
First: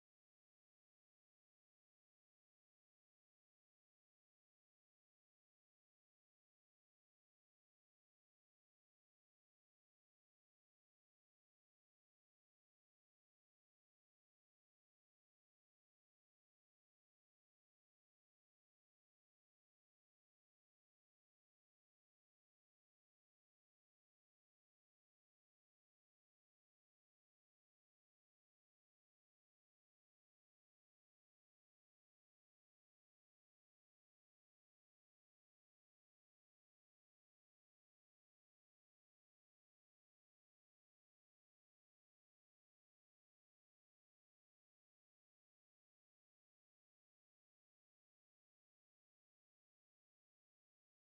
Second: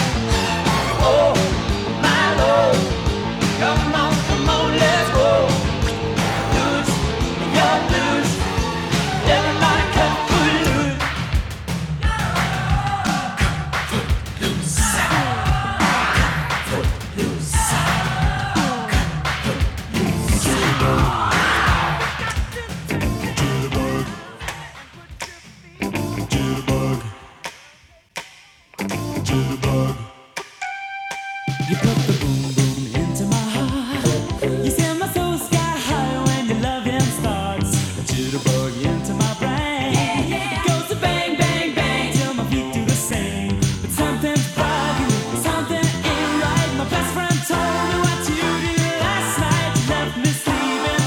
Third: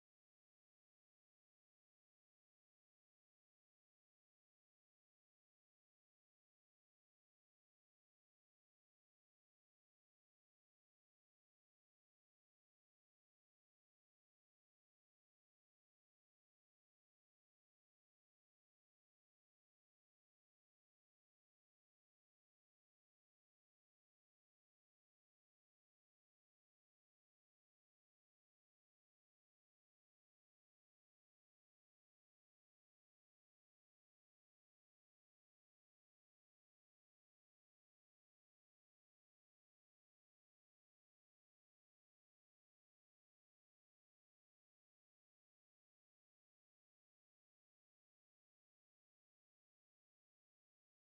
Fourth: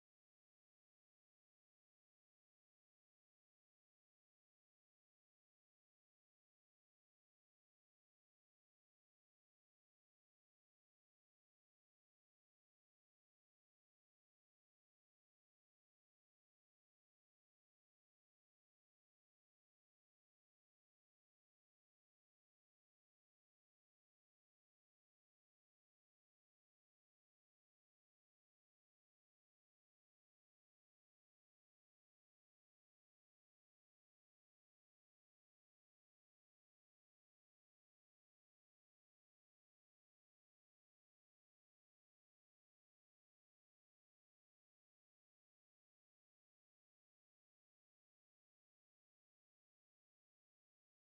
Speaker 2: Something ain't right. My best friend told me what you did last night. You left me sleeping.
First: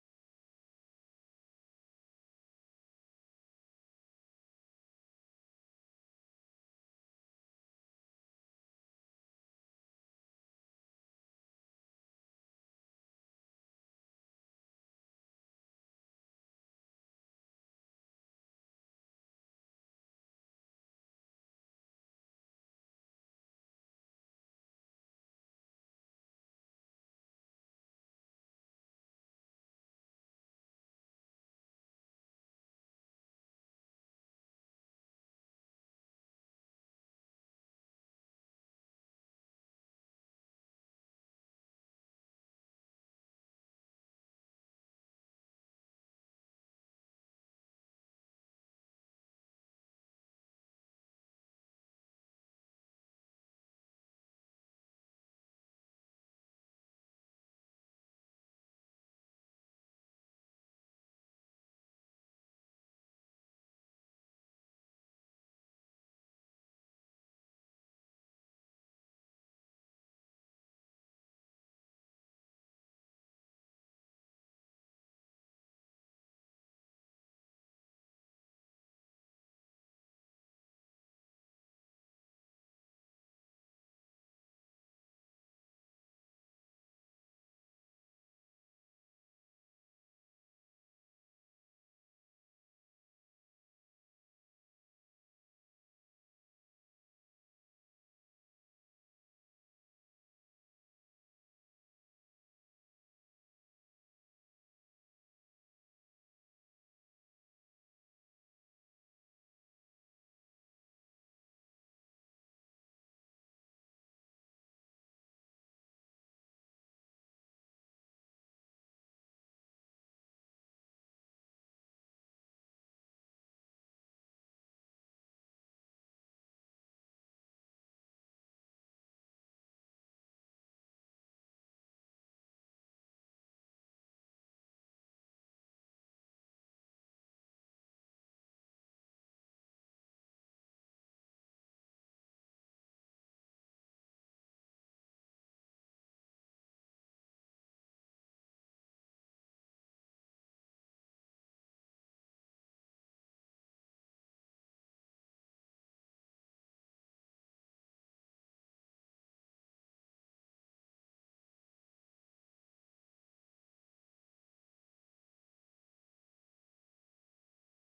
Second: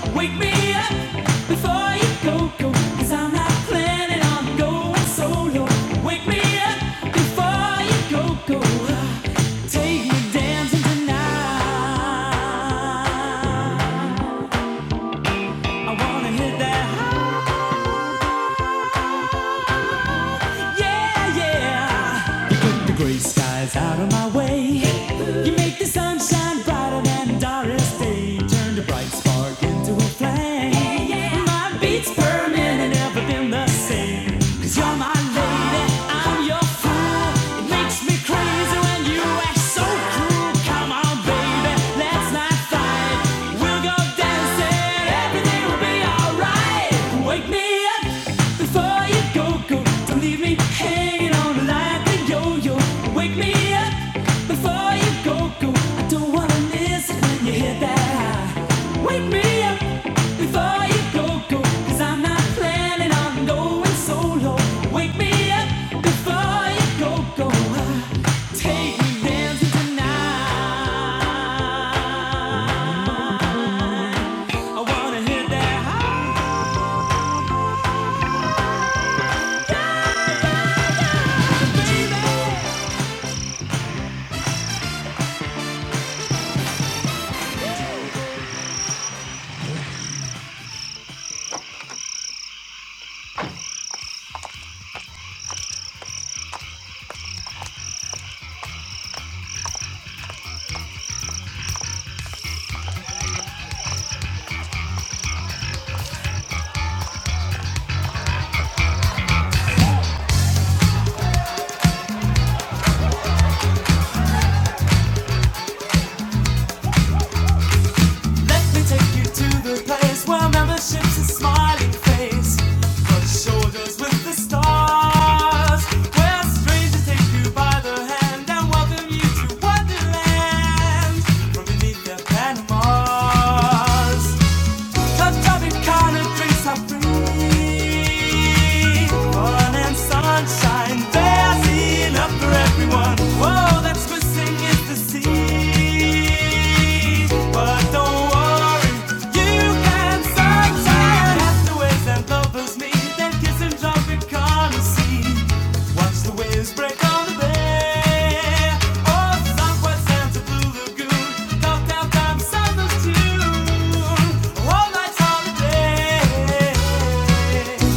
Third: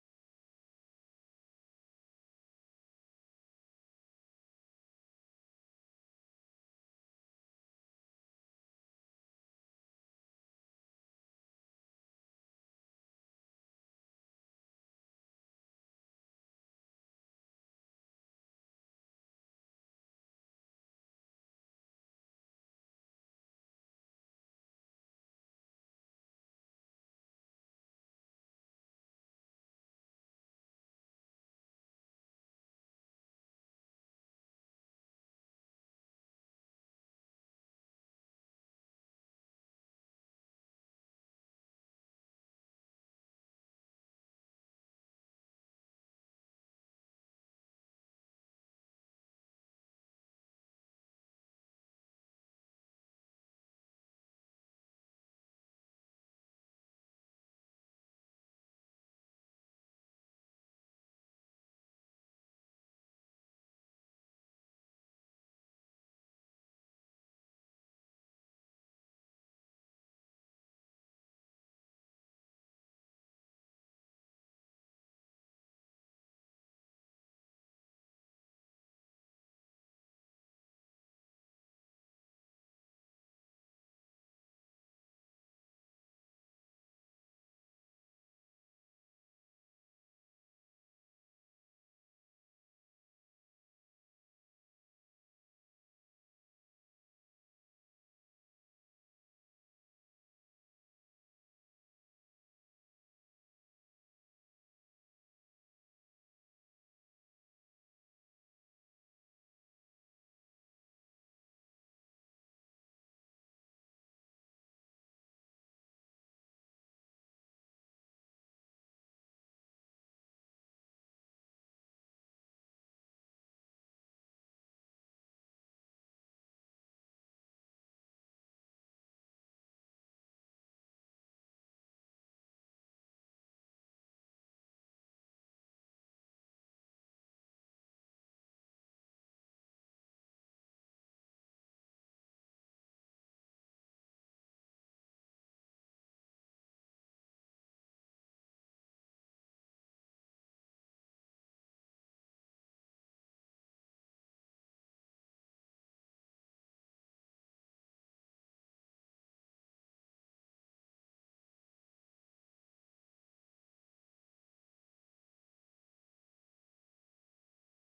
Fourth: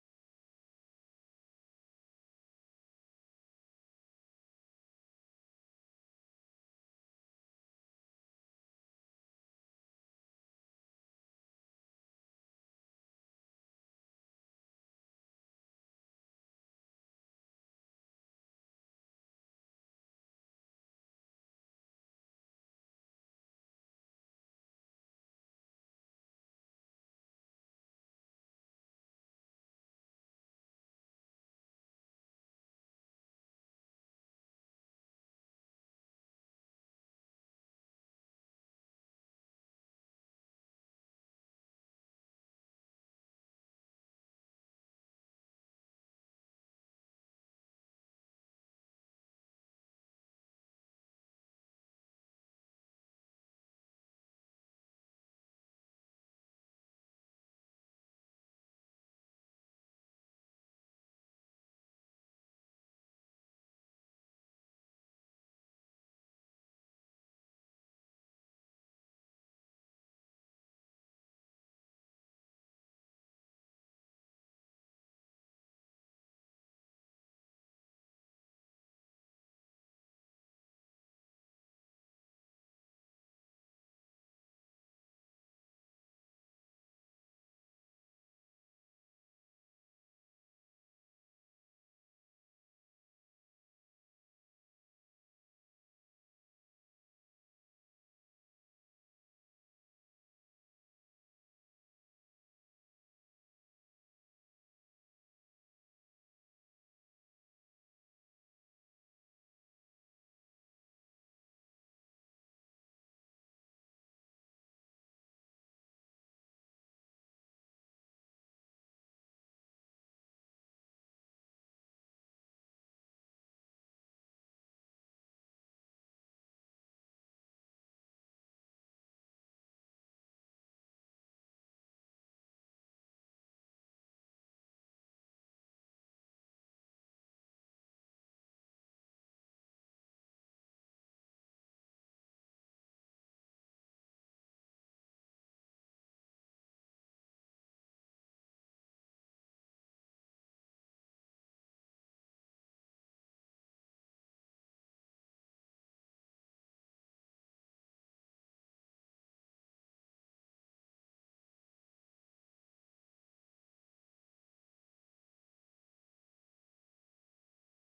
Speaker 2: Wake me up before you go, go, cause I'm not planning on going solo. Wake me up before you go, go. Take me dancing tonight. I wanna hit that high. Yeah, yeah. put the gray skies out of my way. You make the sunshine brighter than Doris Day. Turned a bright spark into a flame. My beats per minute never been the same. Cause you're my lady, I'm your fool. It makes me crazy when you act so cruel. Come on, baby, let's not fight. We'll go dancing every Take me dancing tonight. I wanna hit that high. Let me take you to the place where membership's a smiling face. Touch shoulders with the stars. Where strangers take you by the hand and welcome you to Wonderland. From beneath their Panamas. The chubby kind of drinks are free. Fun and sunshine, there's enough for everyone. Whoa, that's missing is the sea. All night's holiday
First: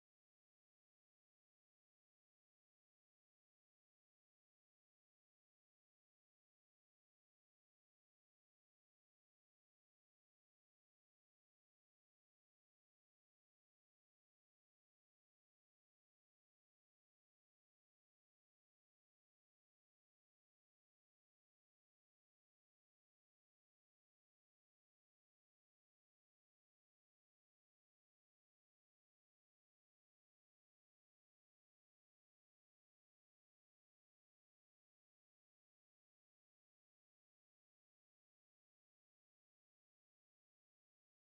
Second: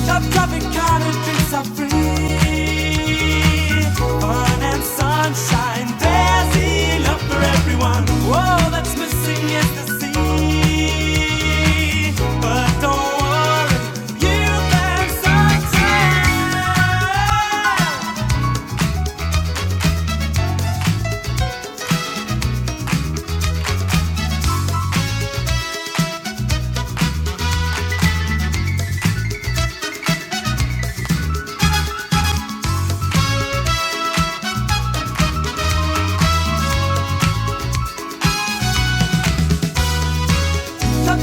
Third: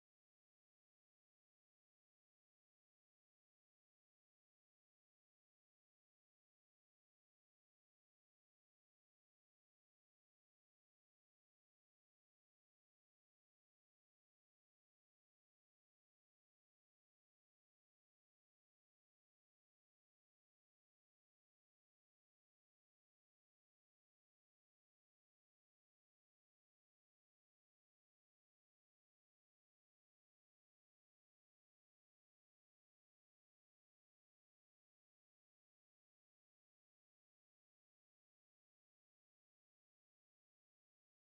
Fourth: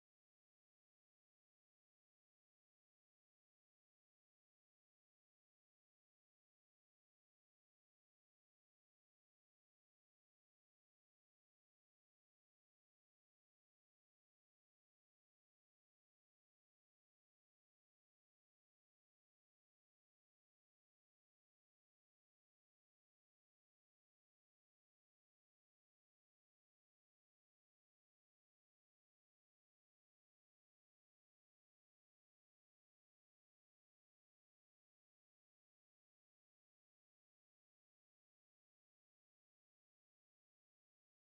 Speaker 2: Top traffic kind of drinks are free. Fun and sunshine, there's enough for everyone. Whoa, that's missing is the sea. But don't worry, you can sunshine. Oh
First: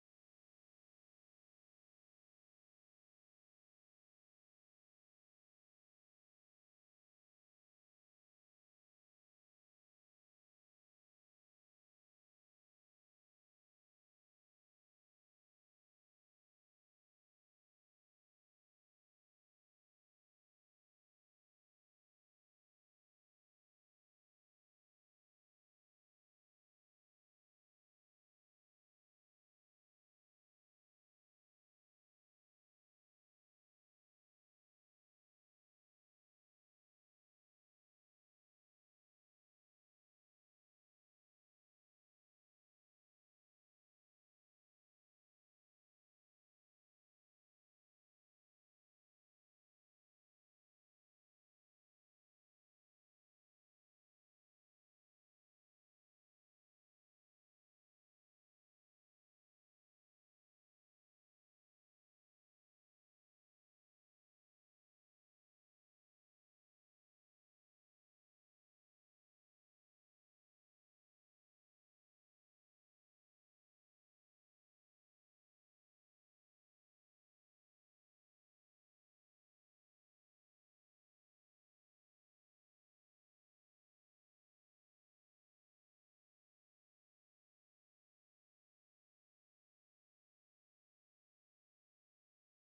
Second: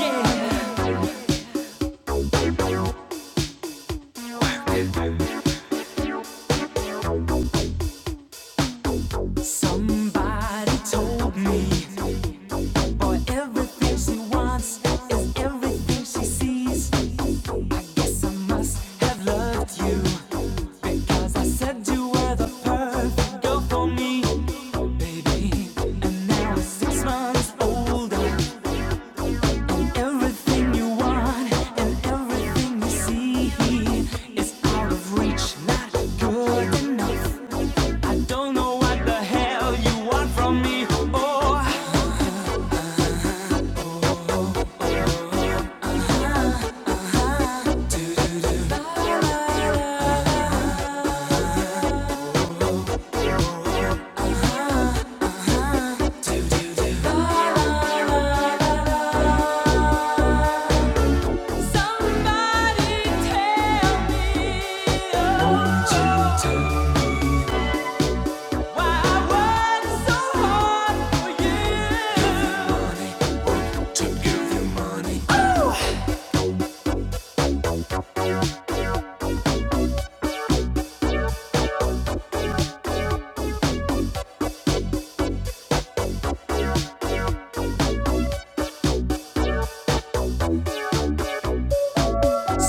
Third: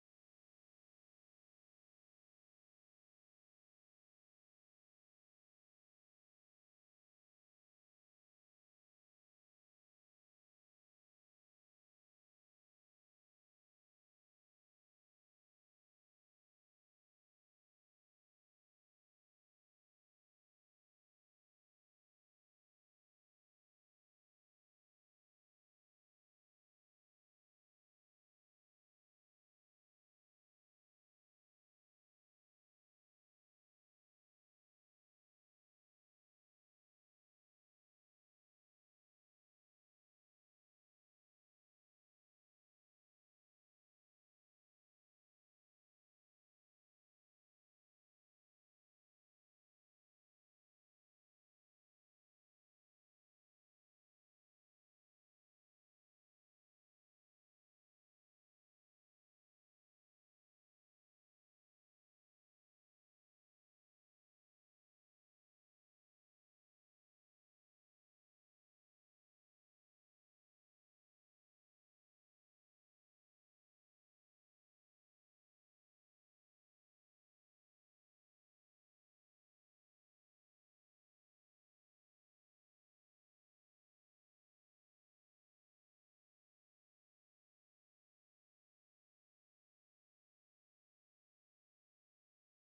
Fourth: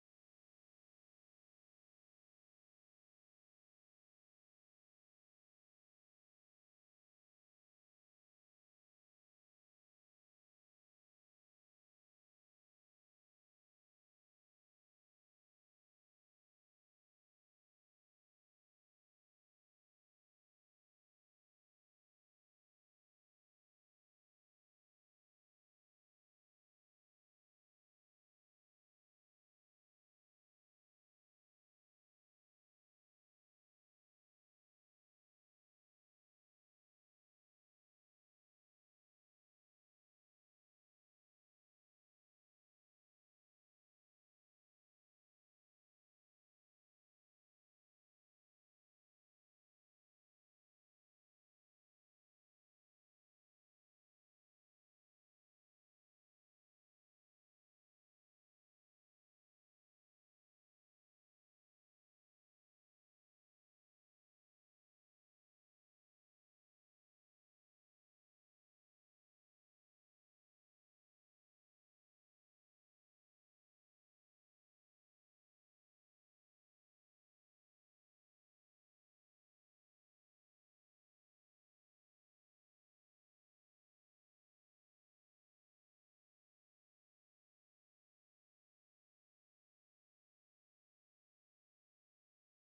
Speaker 2: yeah! Somebody told me boy everything she wants is everything she sees. Yes, I must have loved you, 'cause I said you were the perfect girl for me, baby. And now it's six months older. Everything you want and everything you see is out of reach, not good enough. I don't know what the hell you want from me. Oh, somebody.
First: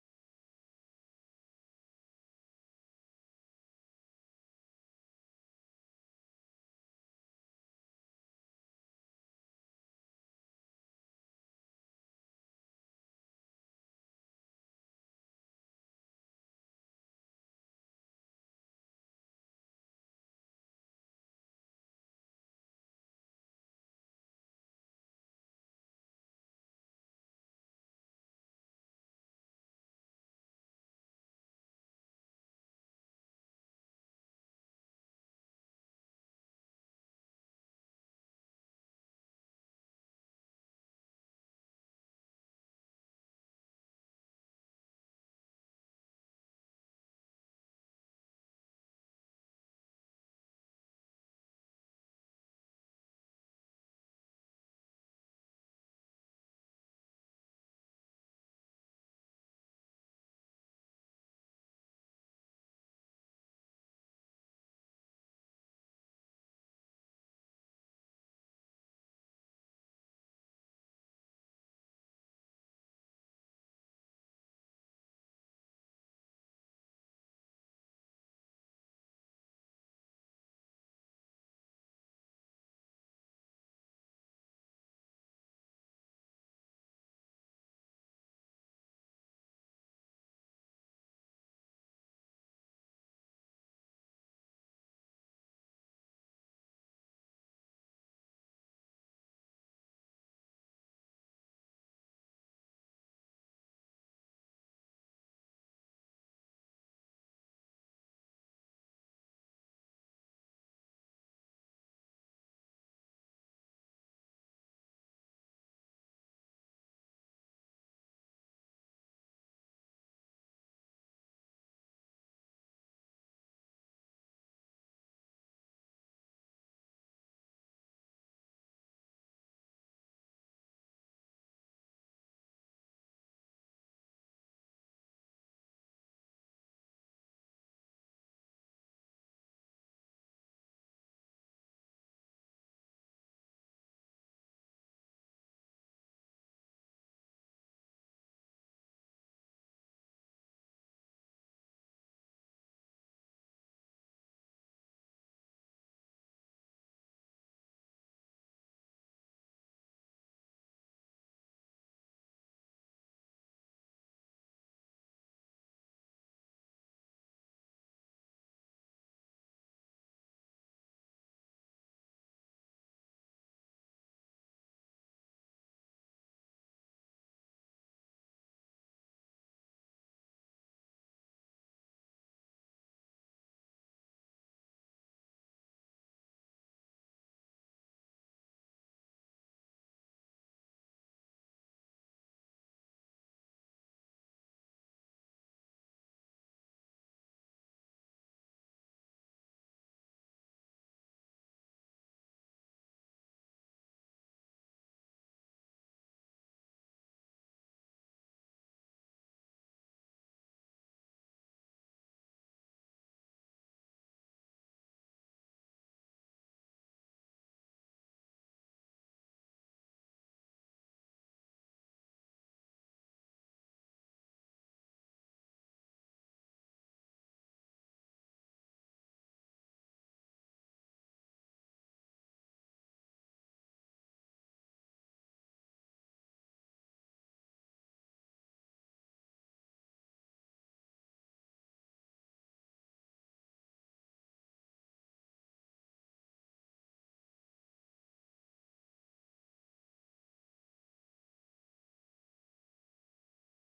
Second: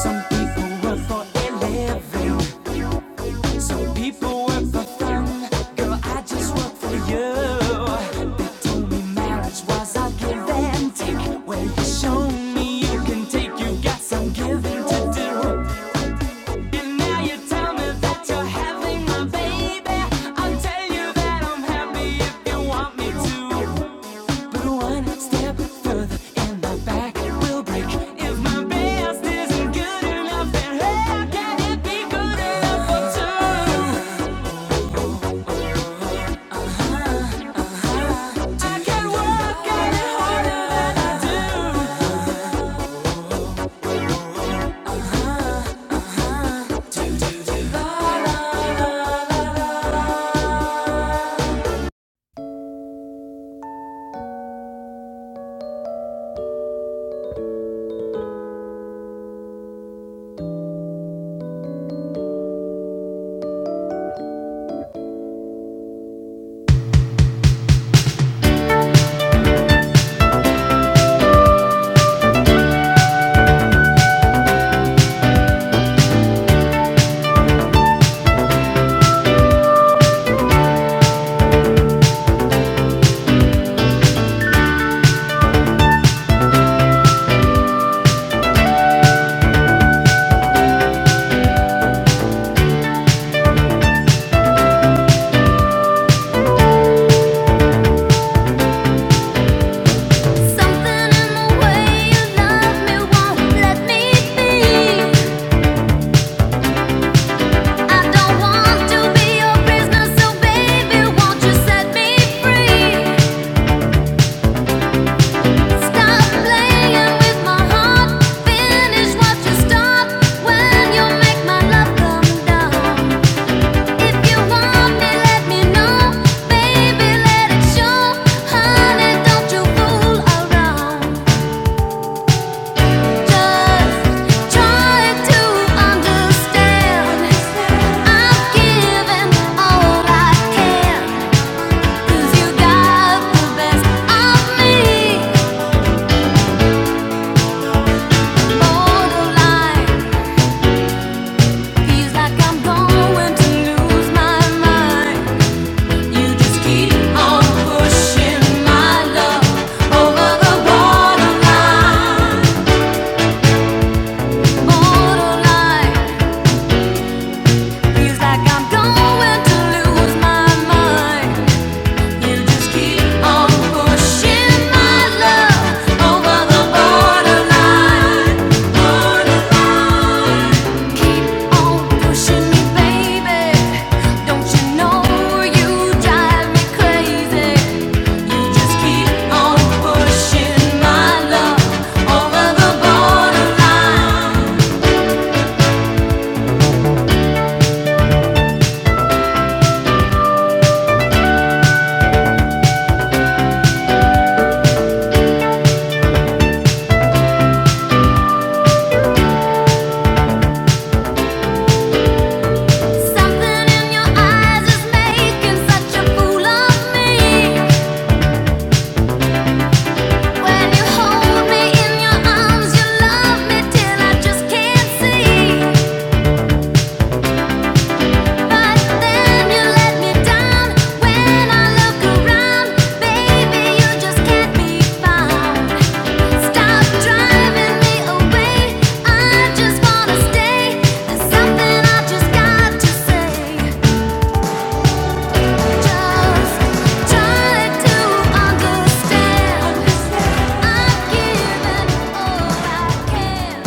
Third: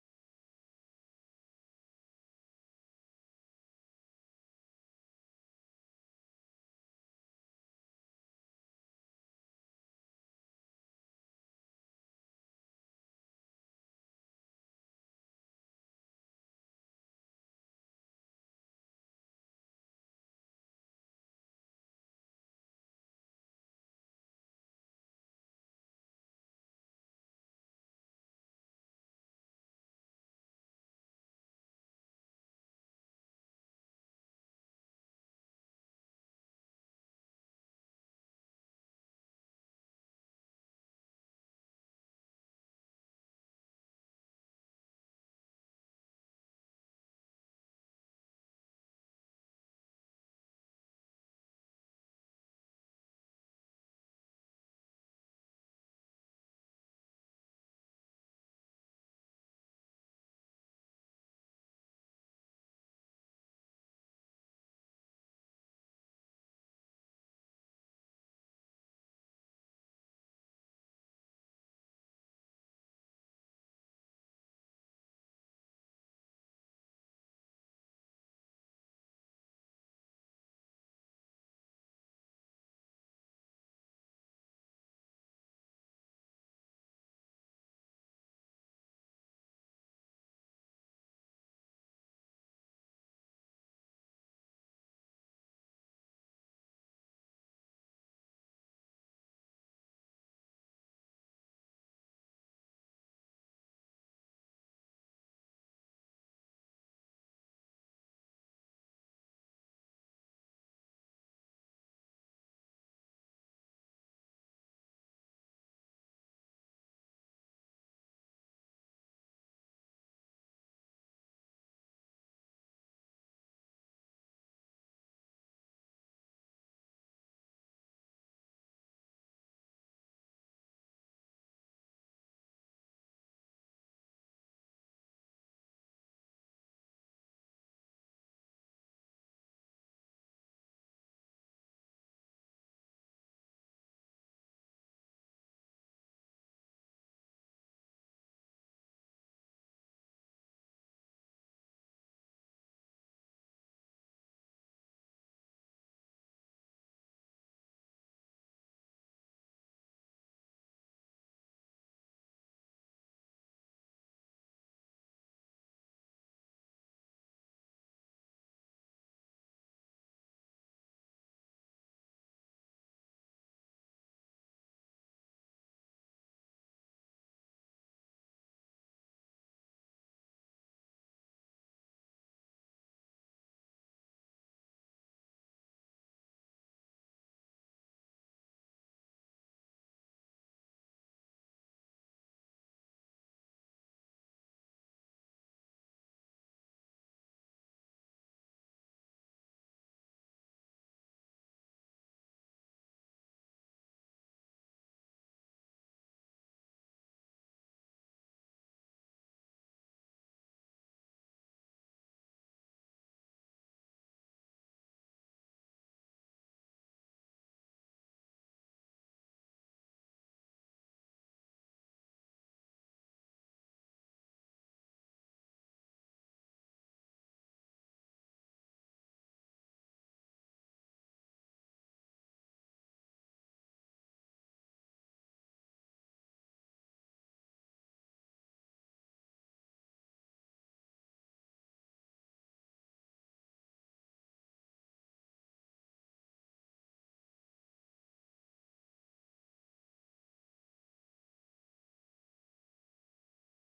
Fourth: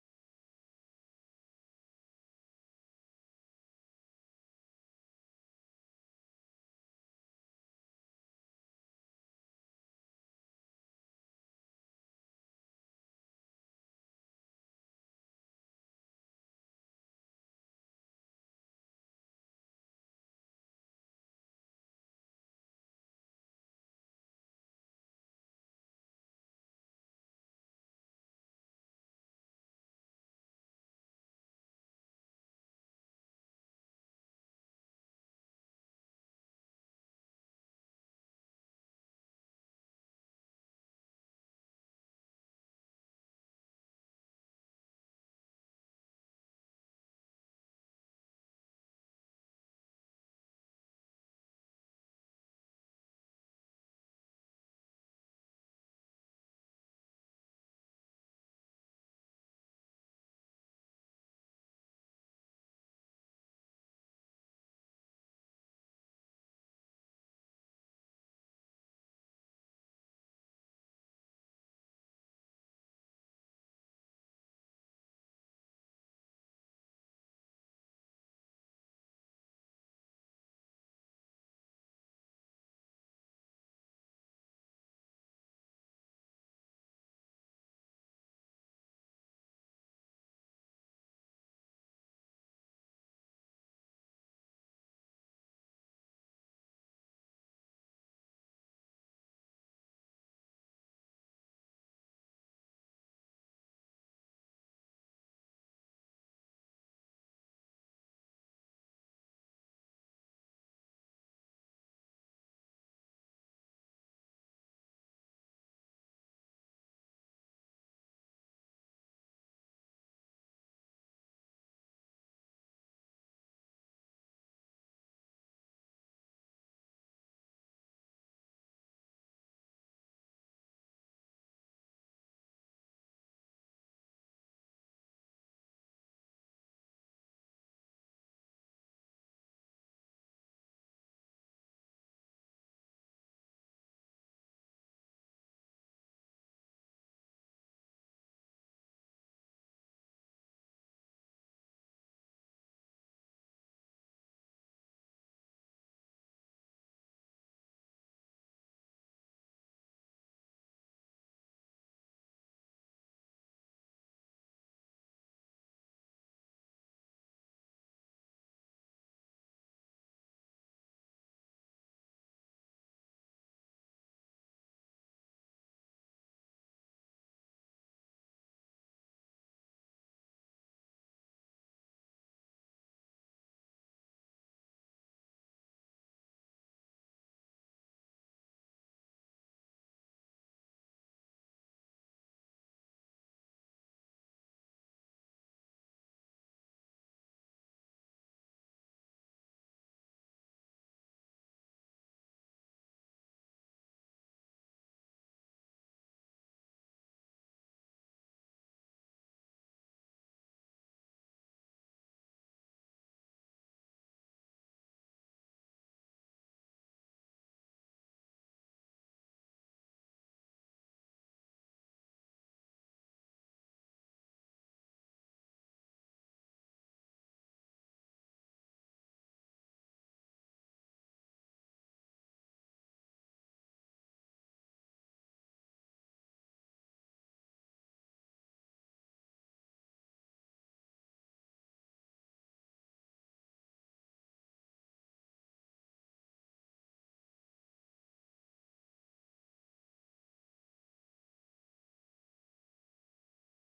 Speaker 2: Some people work for living. Some people work for fun. Girl, I just work for you. They told me marriage was a give Well, you show me you can take. You got some giving to do. And now you tell me that you're having my baby. I'll tell you that I'm happy if you want me to. But one step further and my back will break. If my best isn't good enough, then how can it be good enough for two? Something in the way you love me won't let me be. I don't want to be your prisoner, so baby, won't you set me free? Stop playing with my heart. Finish what you start when you make my love come down. Feels like I'm going to lose my mind You just keep on pushing my love over the borderline, borderline. Feels like I'm going to lose my mind. Something in your eyes is making such a fool of me. When you hold me in your arms, you love me till I just can't see. But then you let me down when I look around, baby, you just can't be found. Stop driving me away. I just wanna stay. There's something I just got to say. Just try to understand. I'm giving all I can.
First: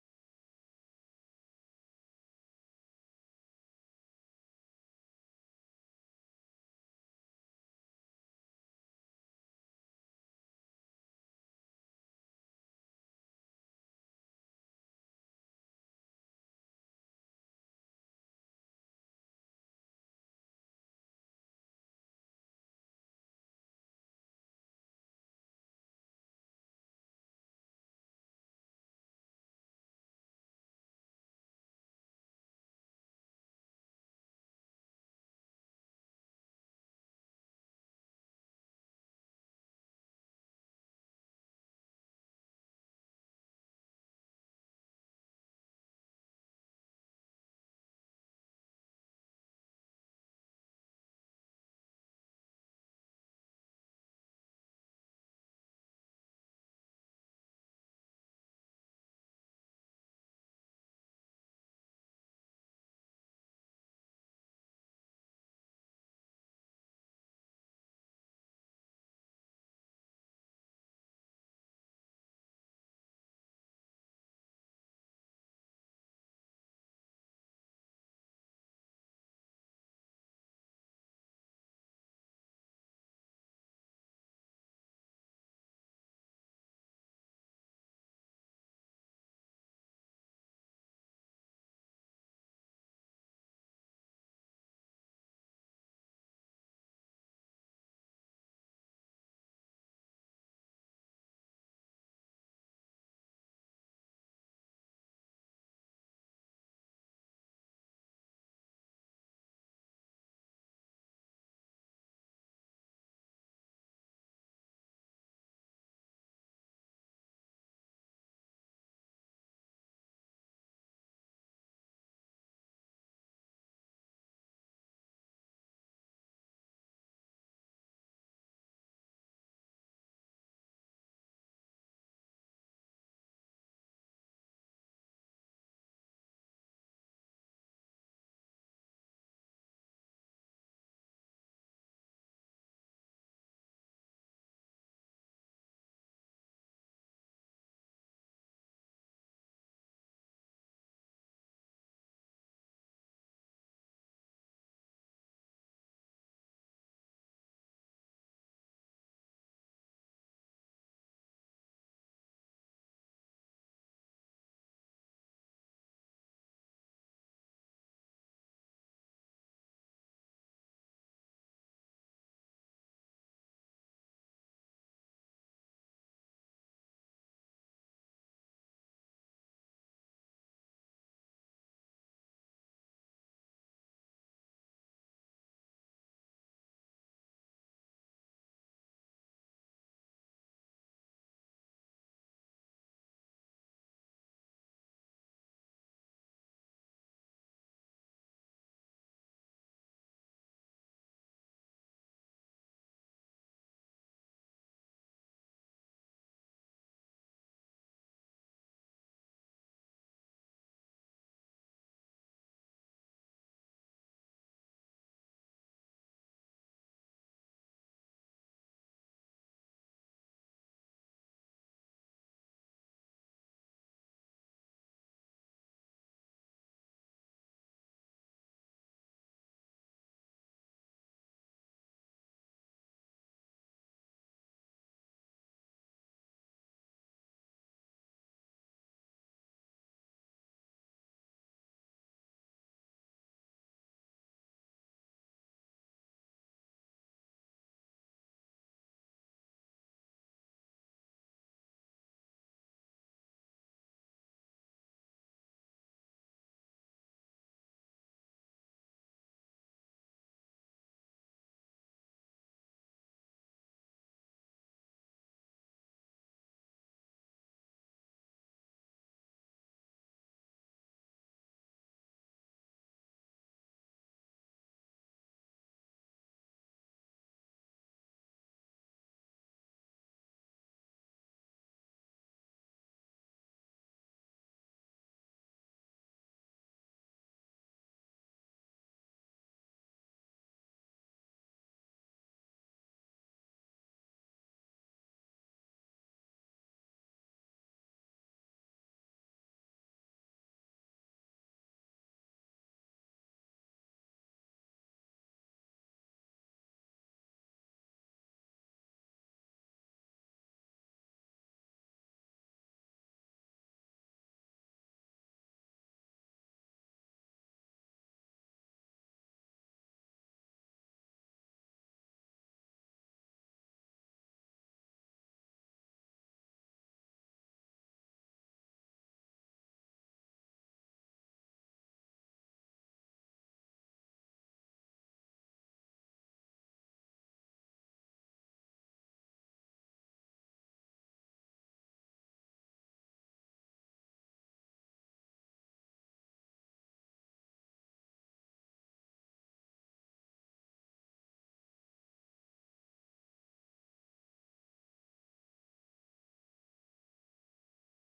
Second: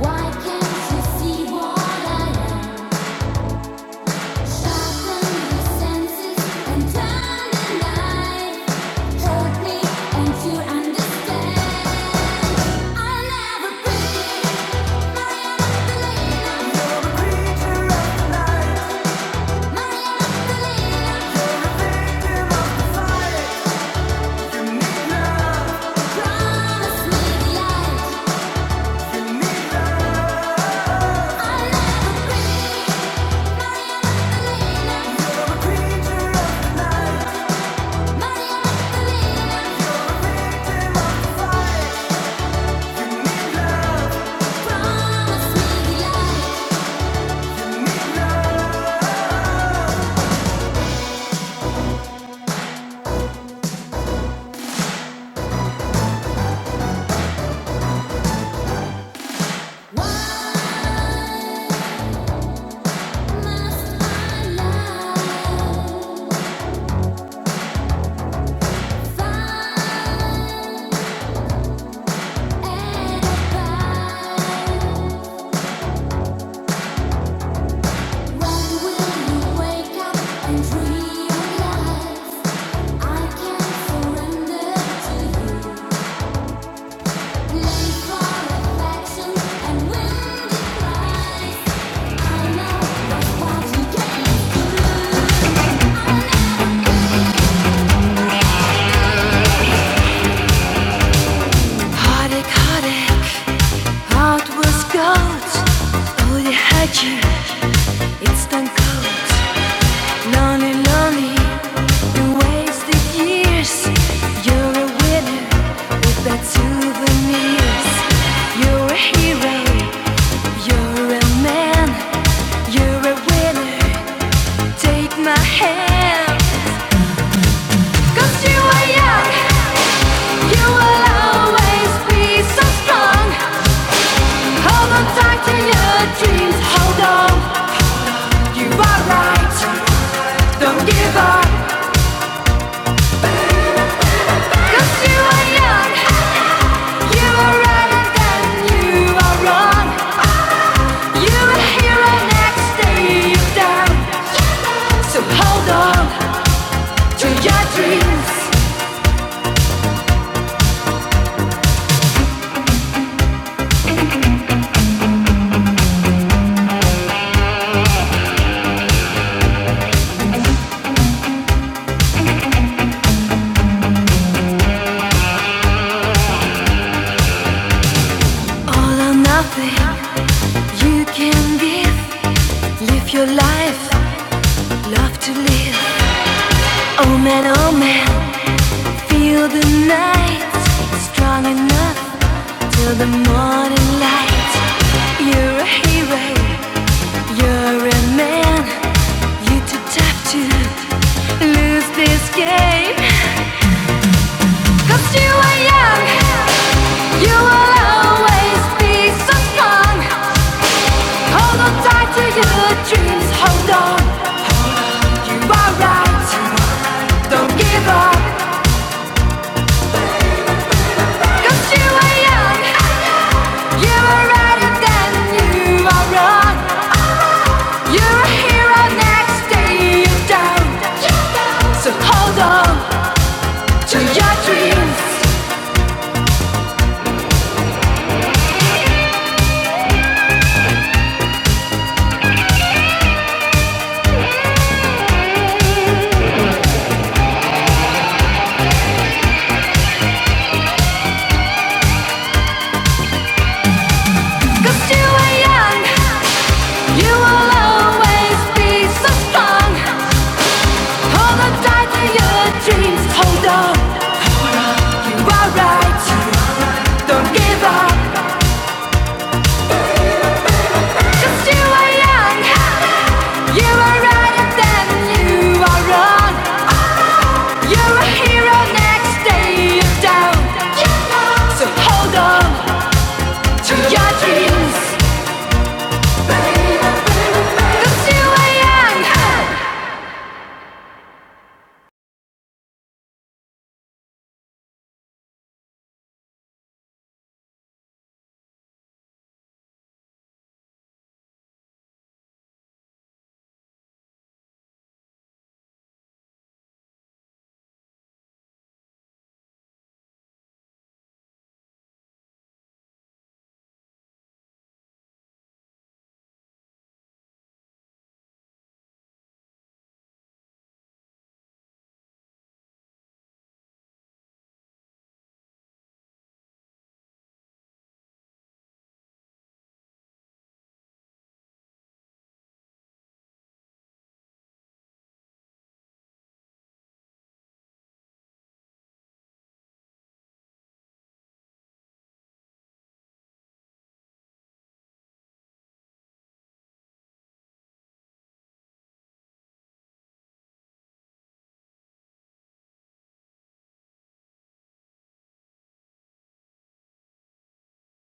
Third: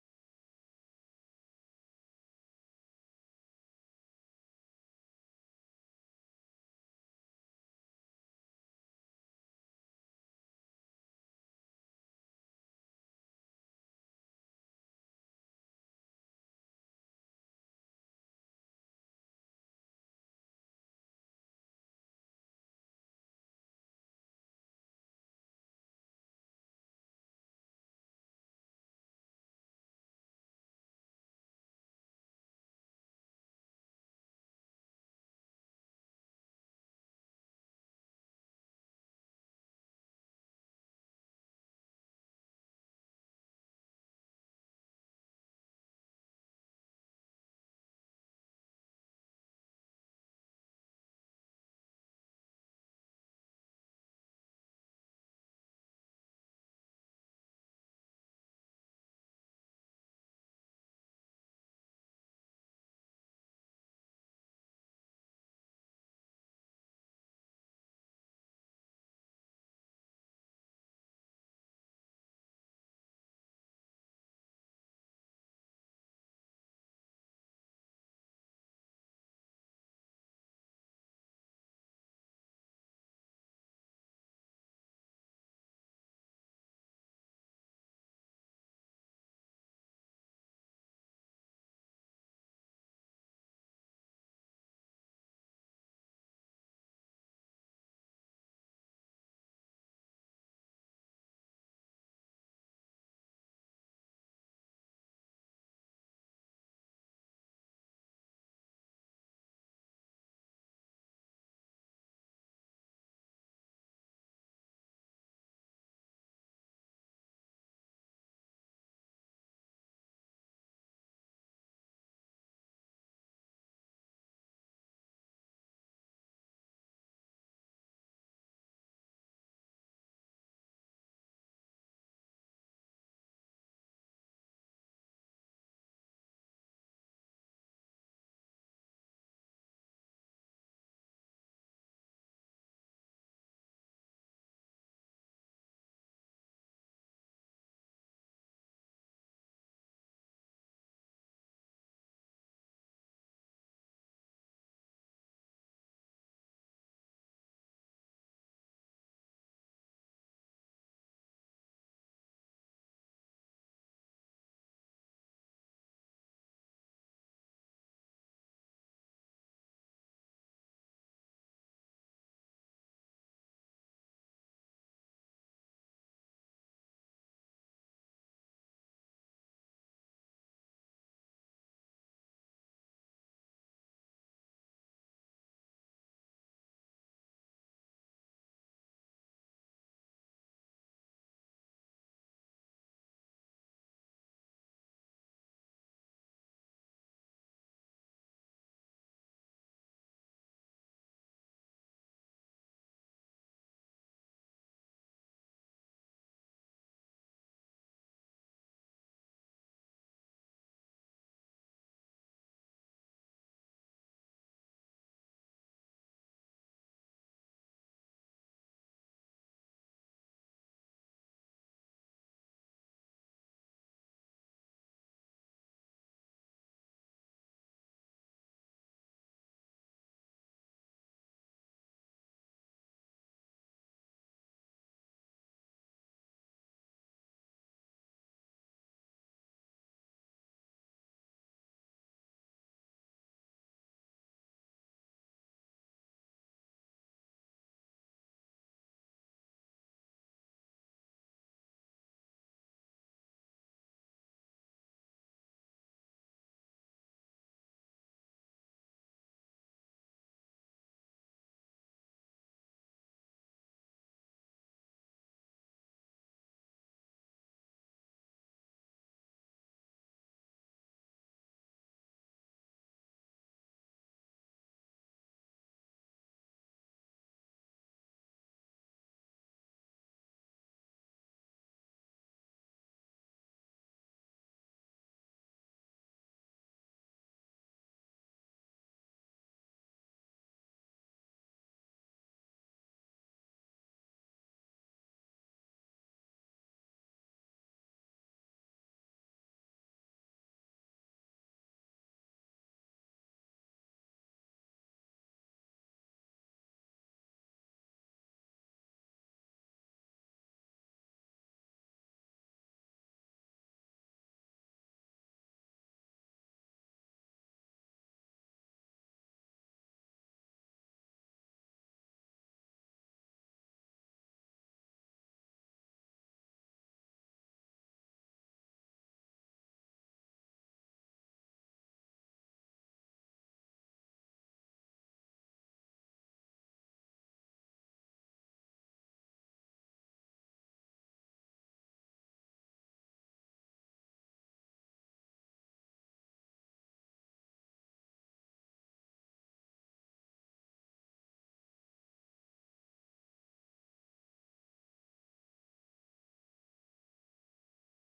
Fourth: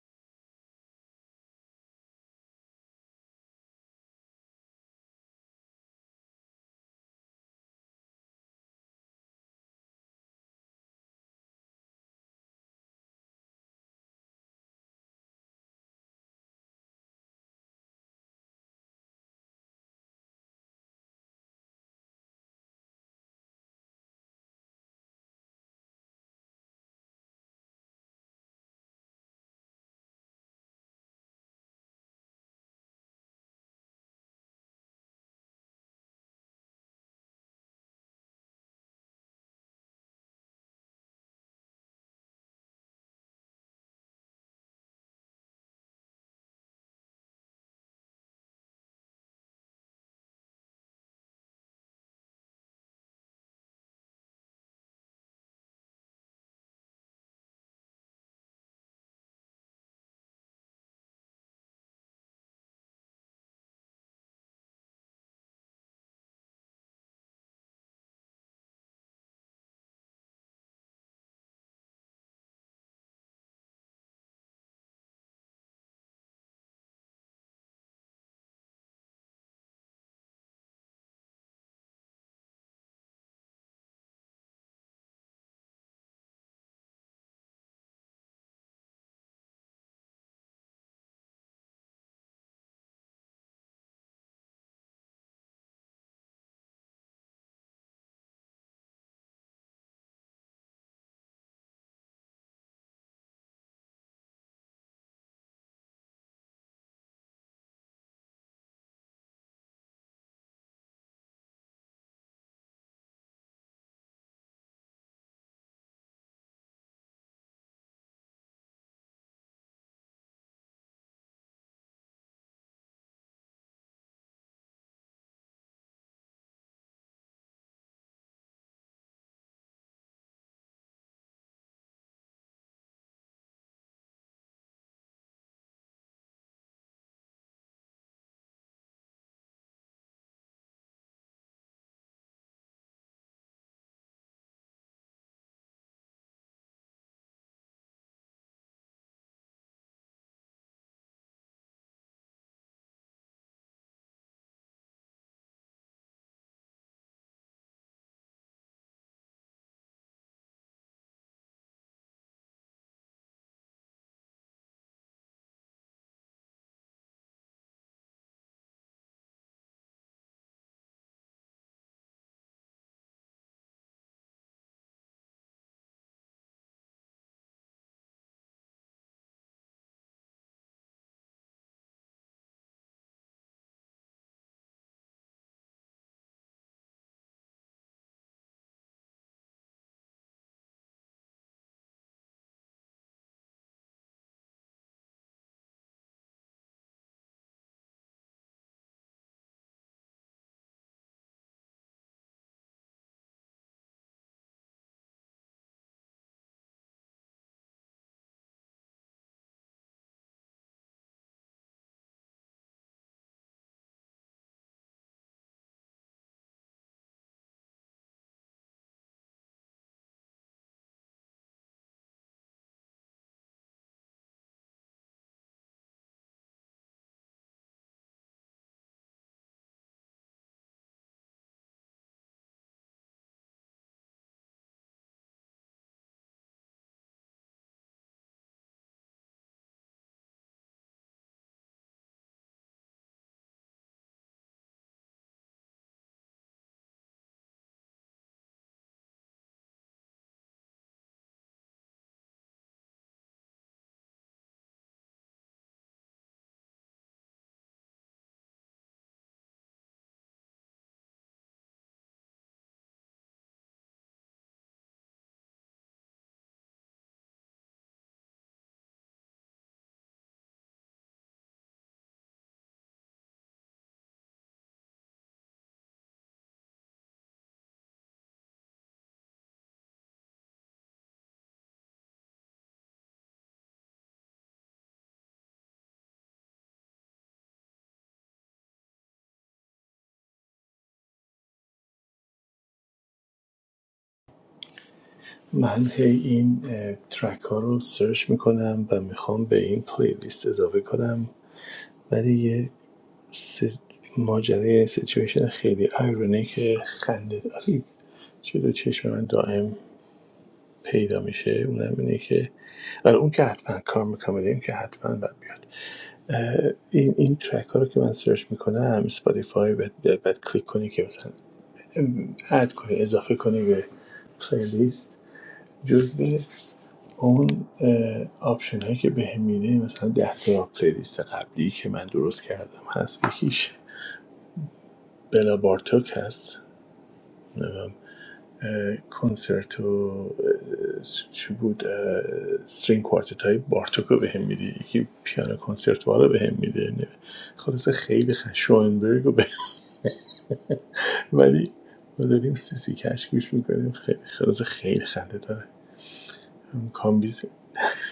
Speaker 2: Why can't you see what I am? Promise me life. It's done cold. Lonely, lonely, you wasted years. You're a winner with that souvenirs. You're a hero, you're a man. You're a winner, take my hand. 'Cause you are young, you will always be so strong. Hold on tight to your dreams, hold on, you are right. 'Cause you are young, you are right and you are wrong. Your life, love to live. Oh man, oh man, feel the night. Strong enough till the morning light. You're a hero, you're a man. You too tough to lose this game. Cause you are young, you will always be so strong. Hold on tight to your dreams, hold on. Cause you are young, you will always be so strong. Hold on tight to your dreams.
Speaker 1: من هی این اه، ترک ها رو سرچ میکنم و میخوام به این پلیلیست اضافه کنم ولی یه ماجرای یه سیچویشن خیلی آیرونه که خنده داری جلو چشم من دائم پیدا میشه اونم اینه که آره اون که حتما کار میکنم اون که حتما باید بیاد این این ترک ها رو که من سرچ میکنم اسپاتیفای باید, باید, باید کلیک کنی که مثلا اد کنی اضافه کنی به پلیلیست جزو اون آپشن هایی که بهم میده مثلا ده تا پلیلیست قبلی که من درست کردم هست یکیش بلا بارتوک هست نمیدونم، اه، کنسرت و اه، چی بود اه، کوارتت های بارتوک رو بهم میده یکی پیانو کنسرت وار رو بهم میده خلاصه خیلی خ... شوئنبرگ رو بهم ولی ما داریم سیسی کش گوش میکنیم خیلی خلاصه خیلی خنده داره هم کامبیز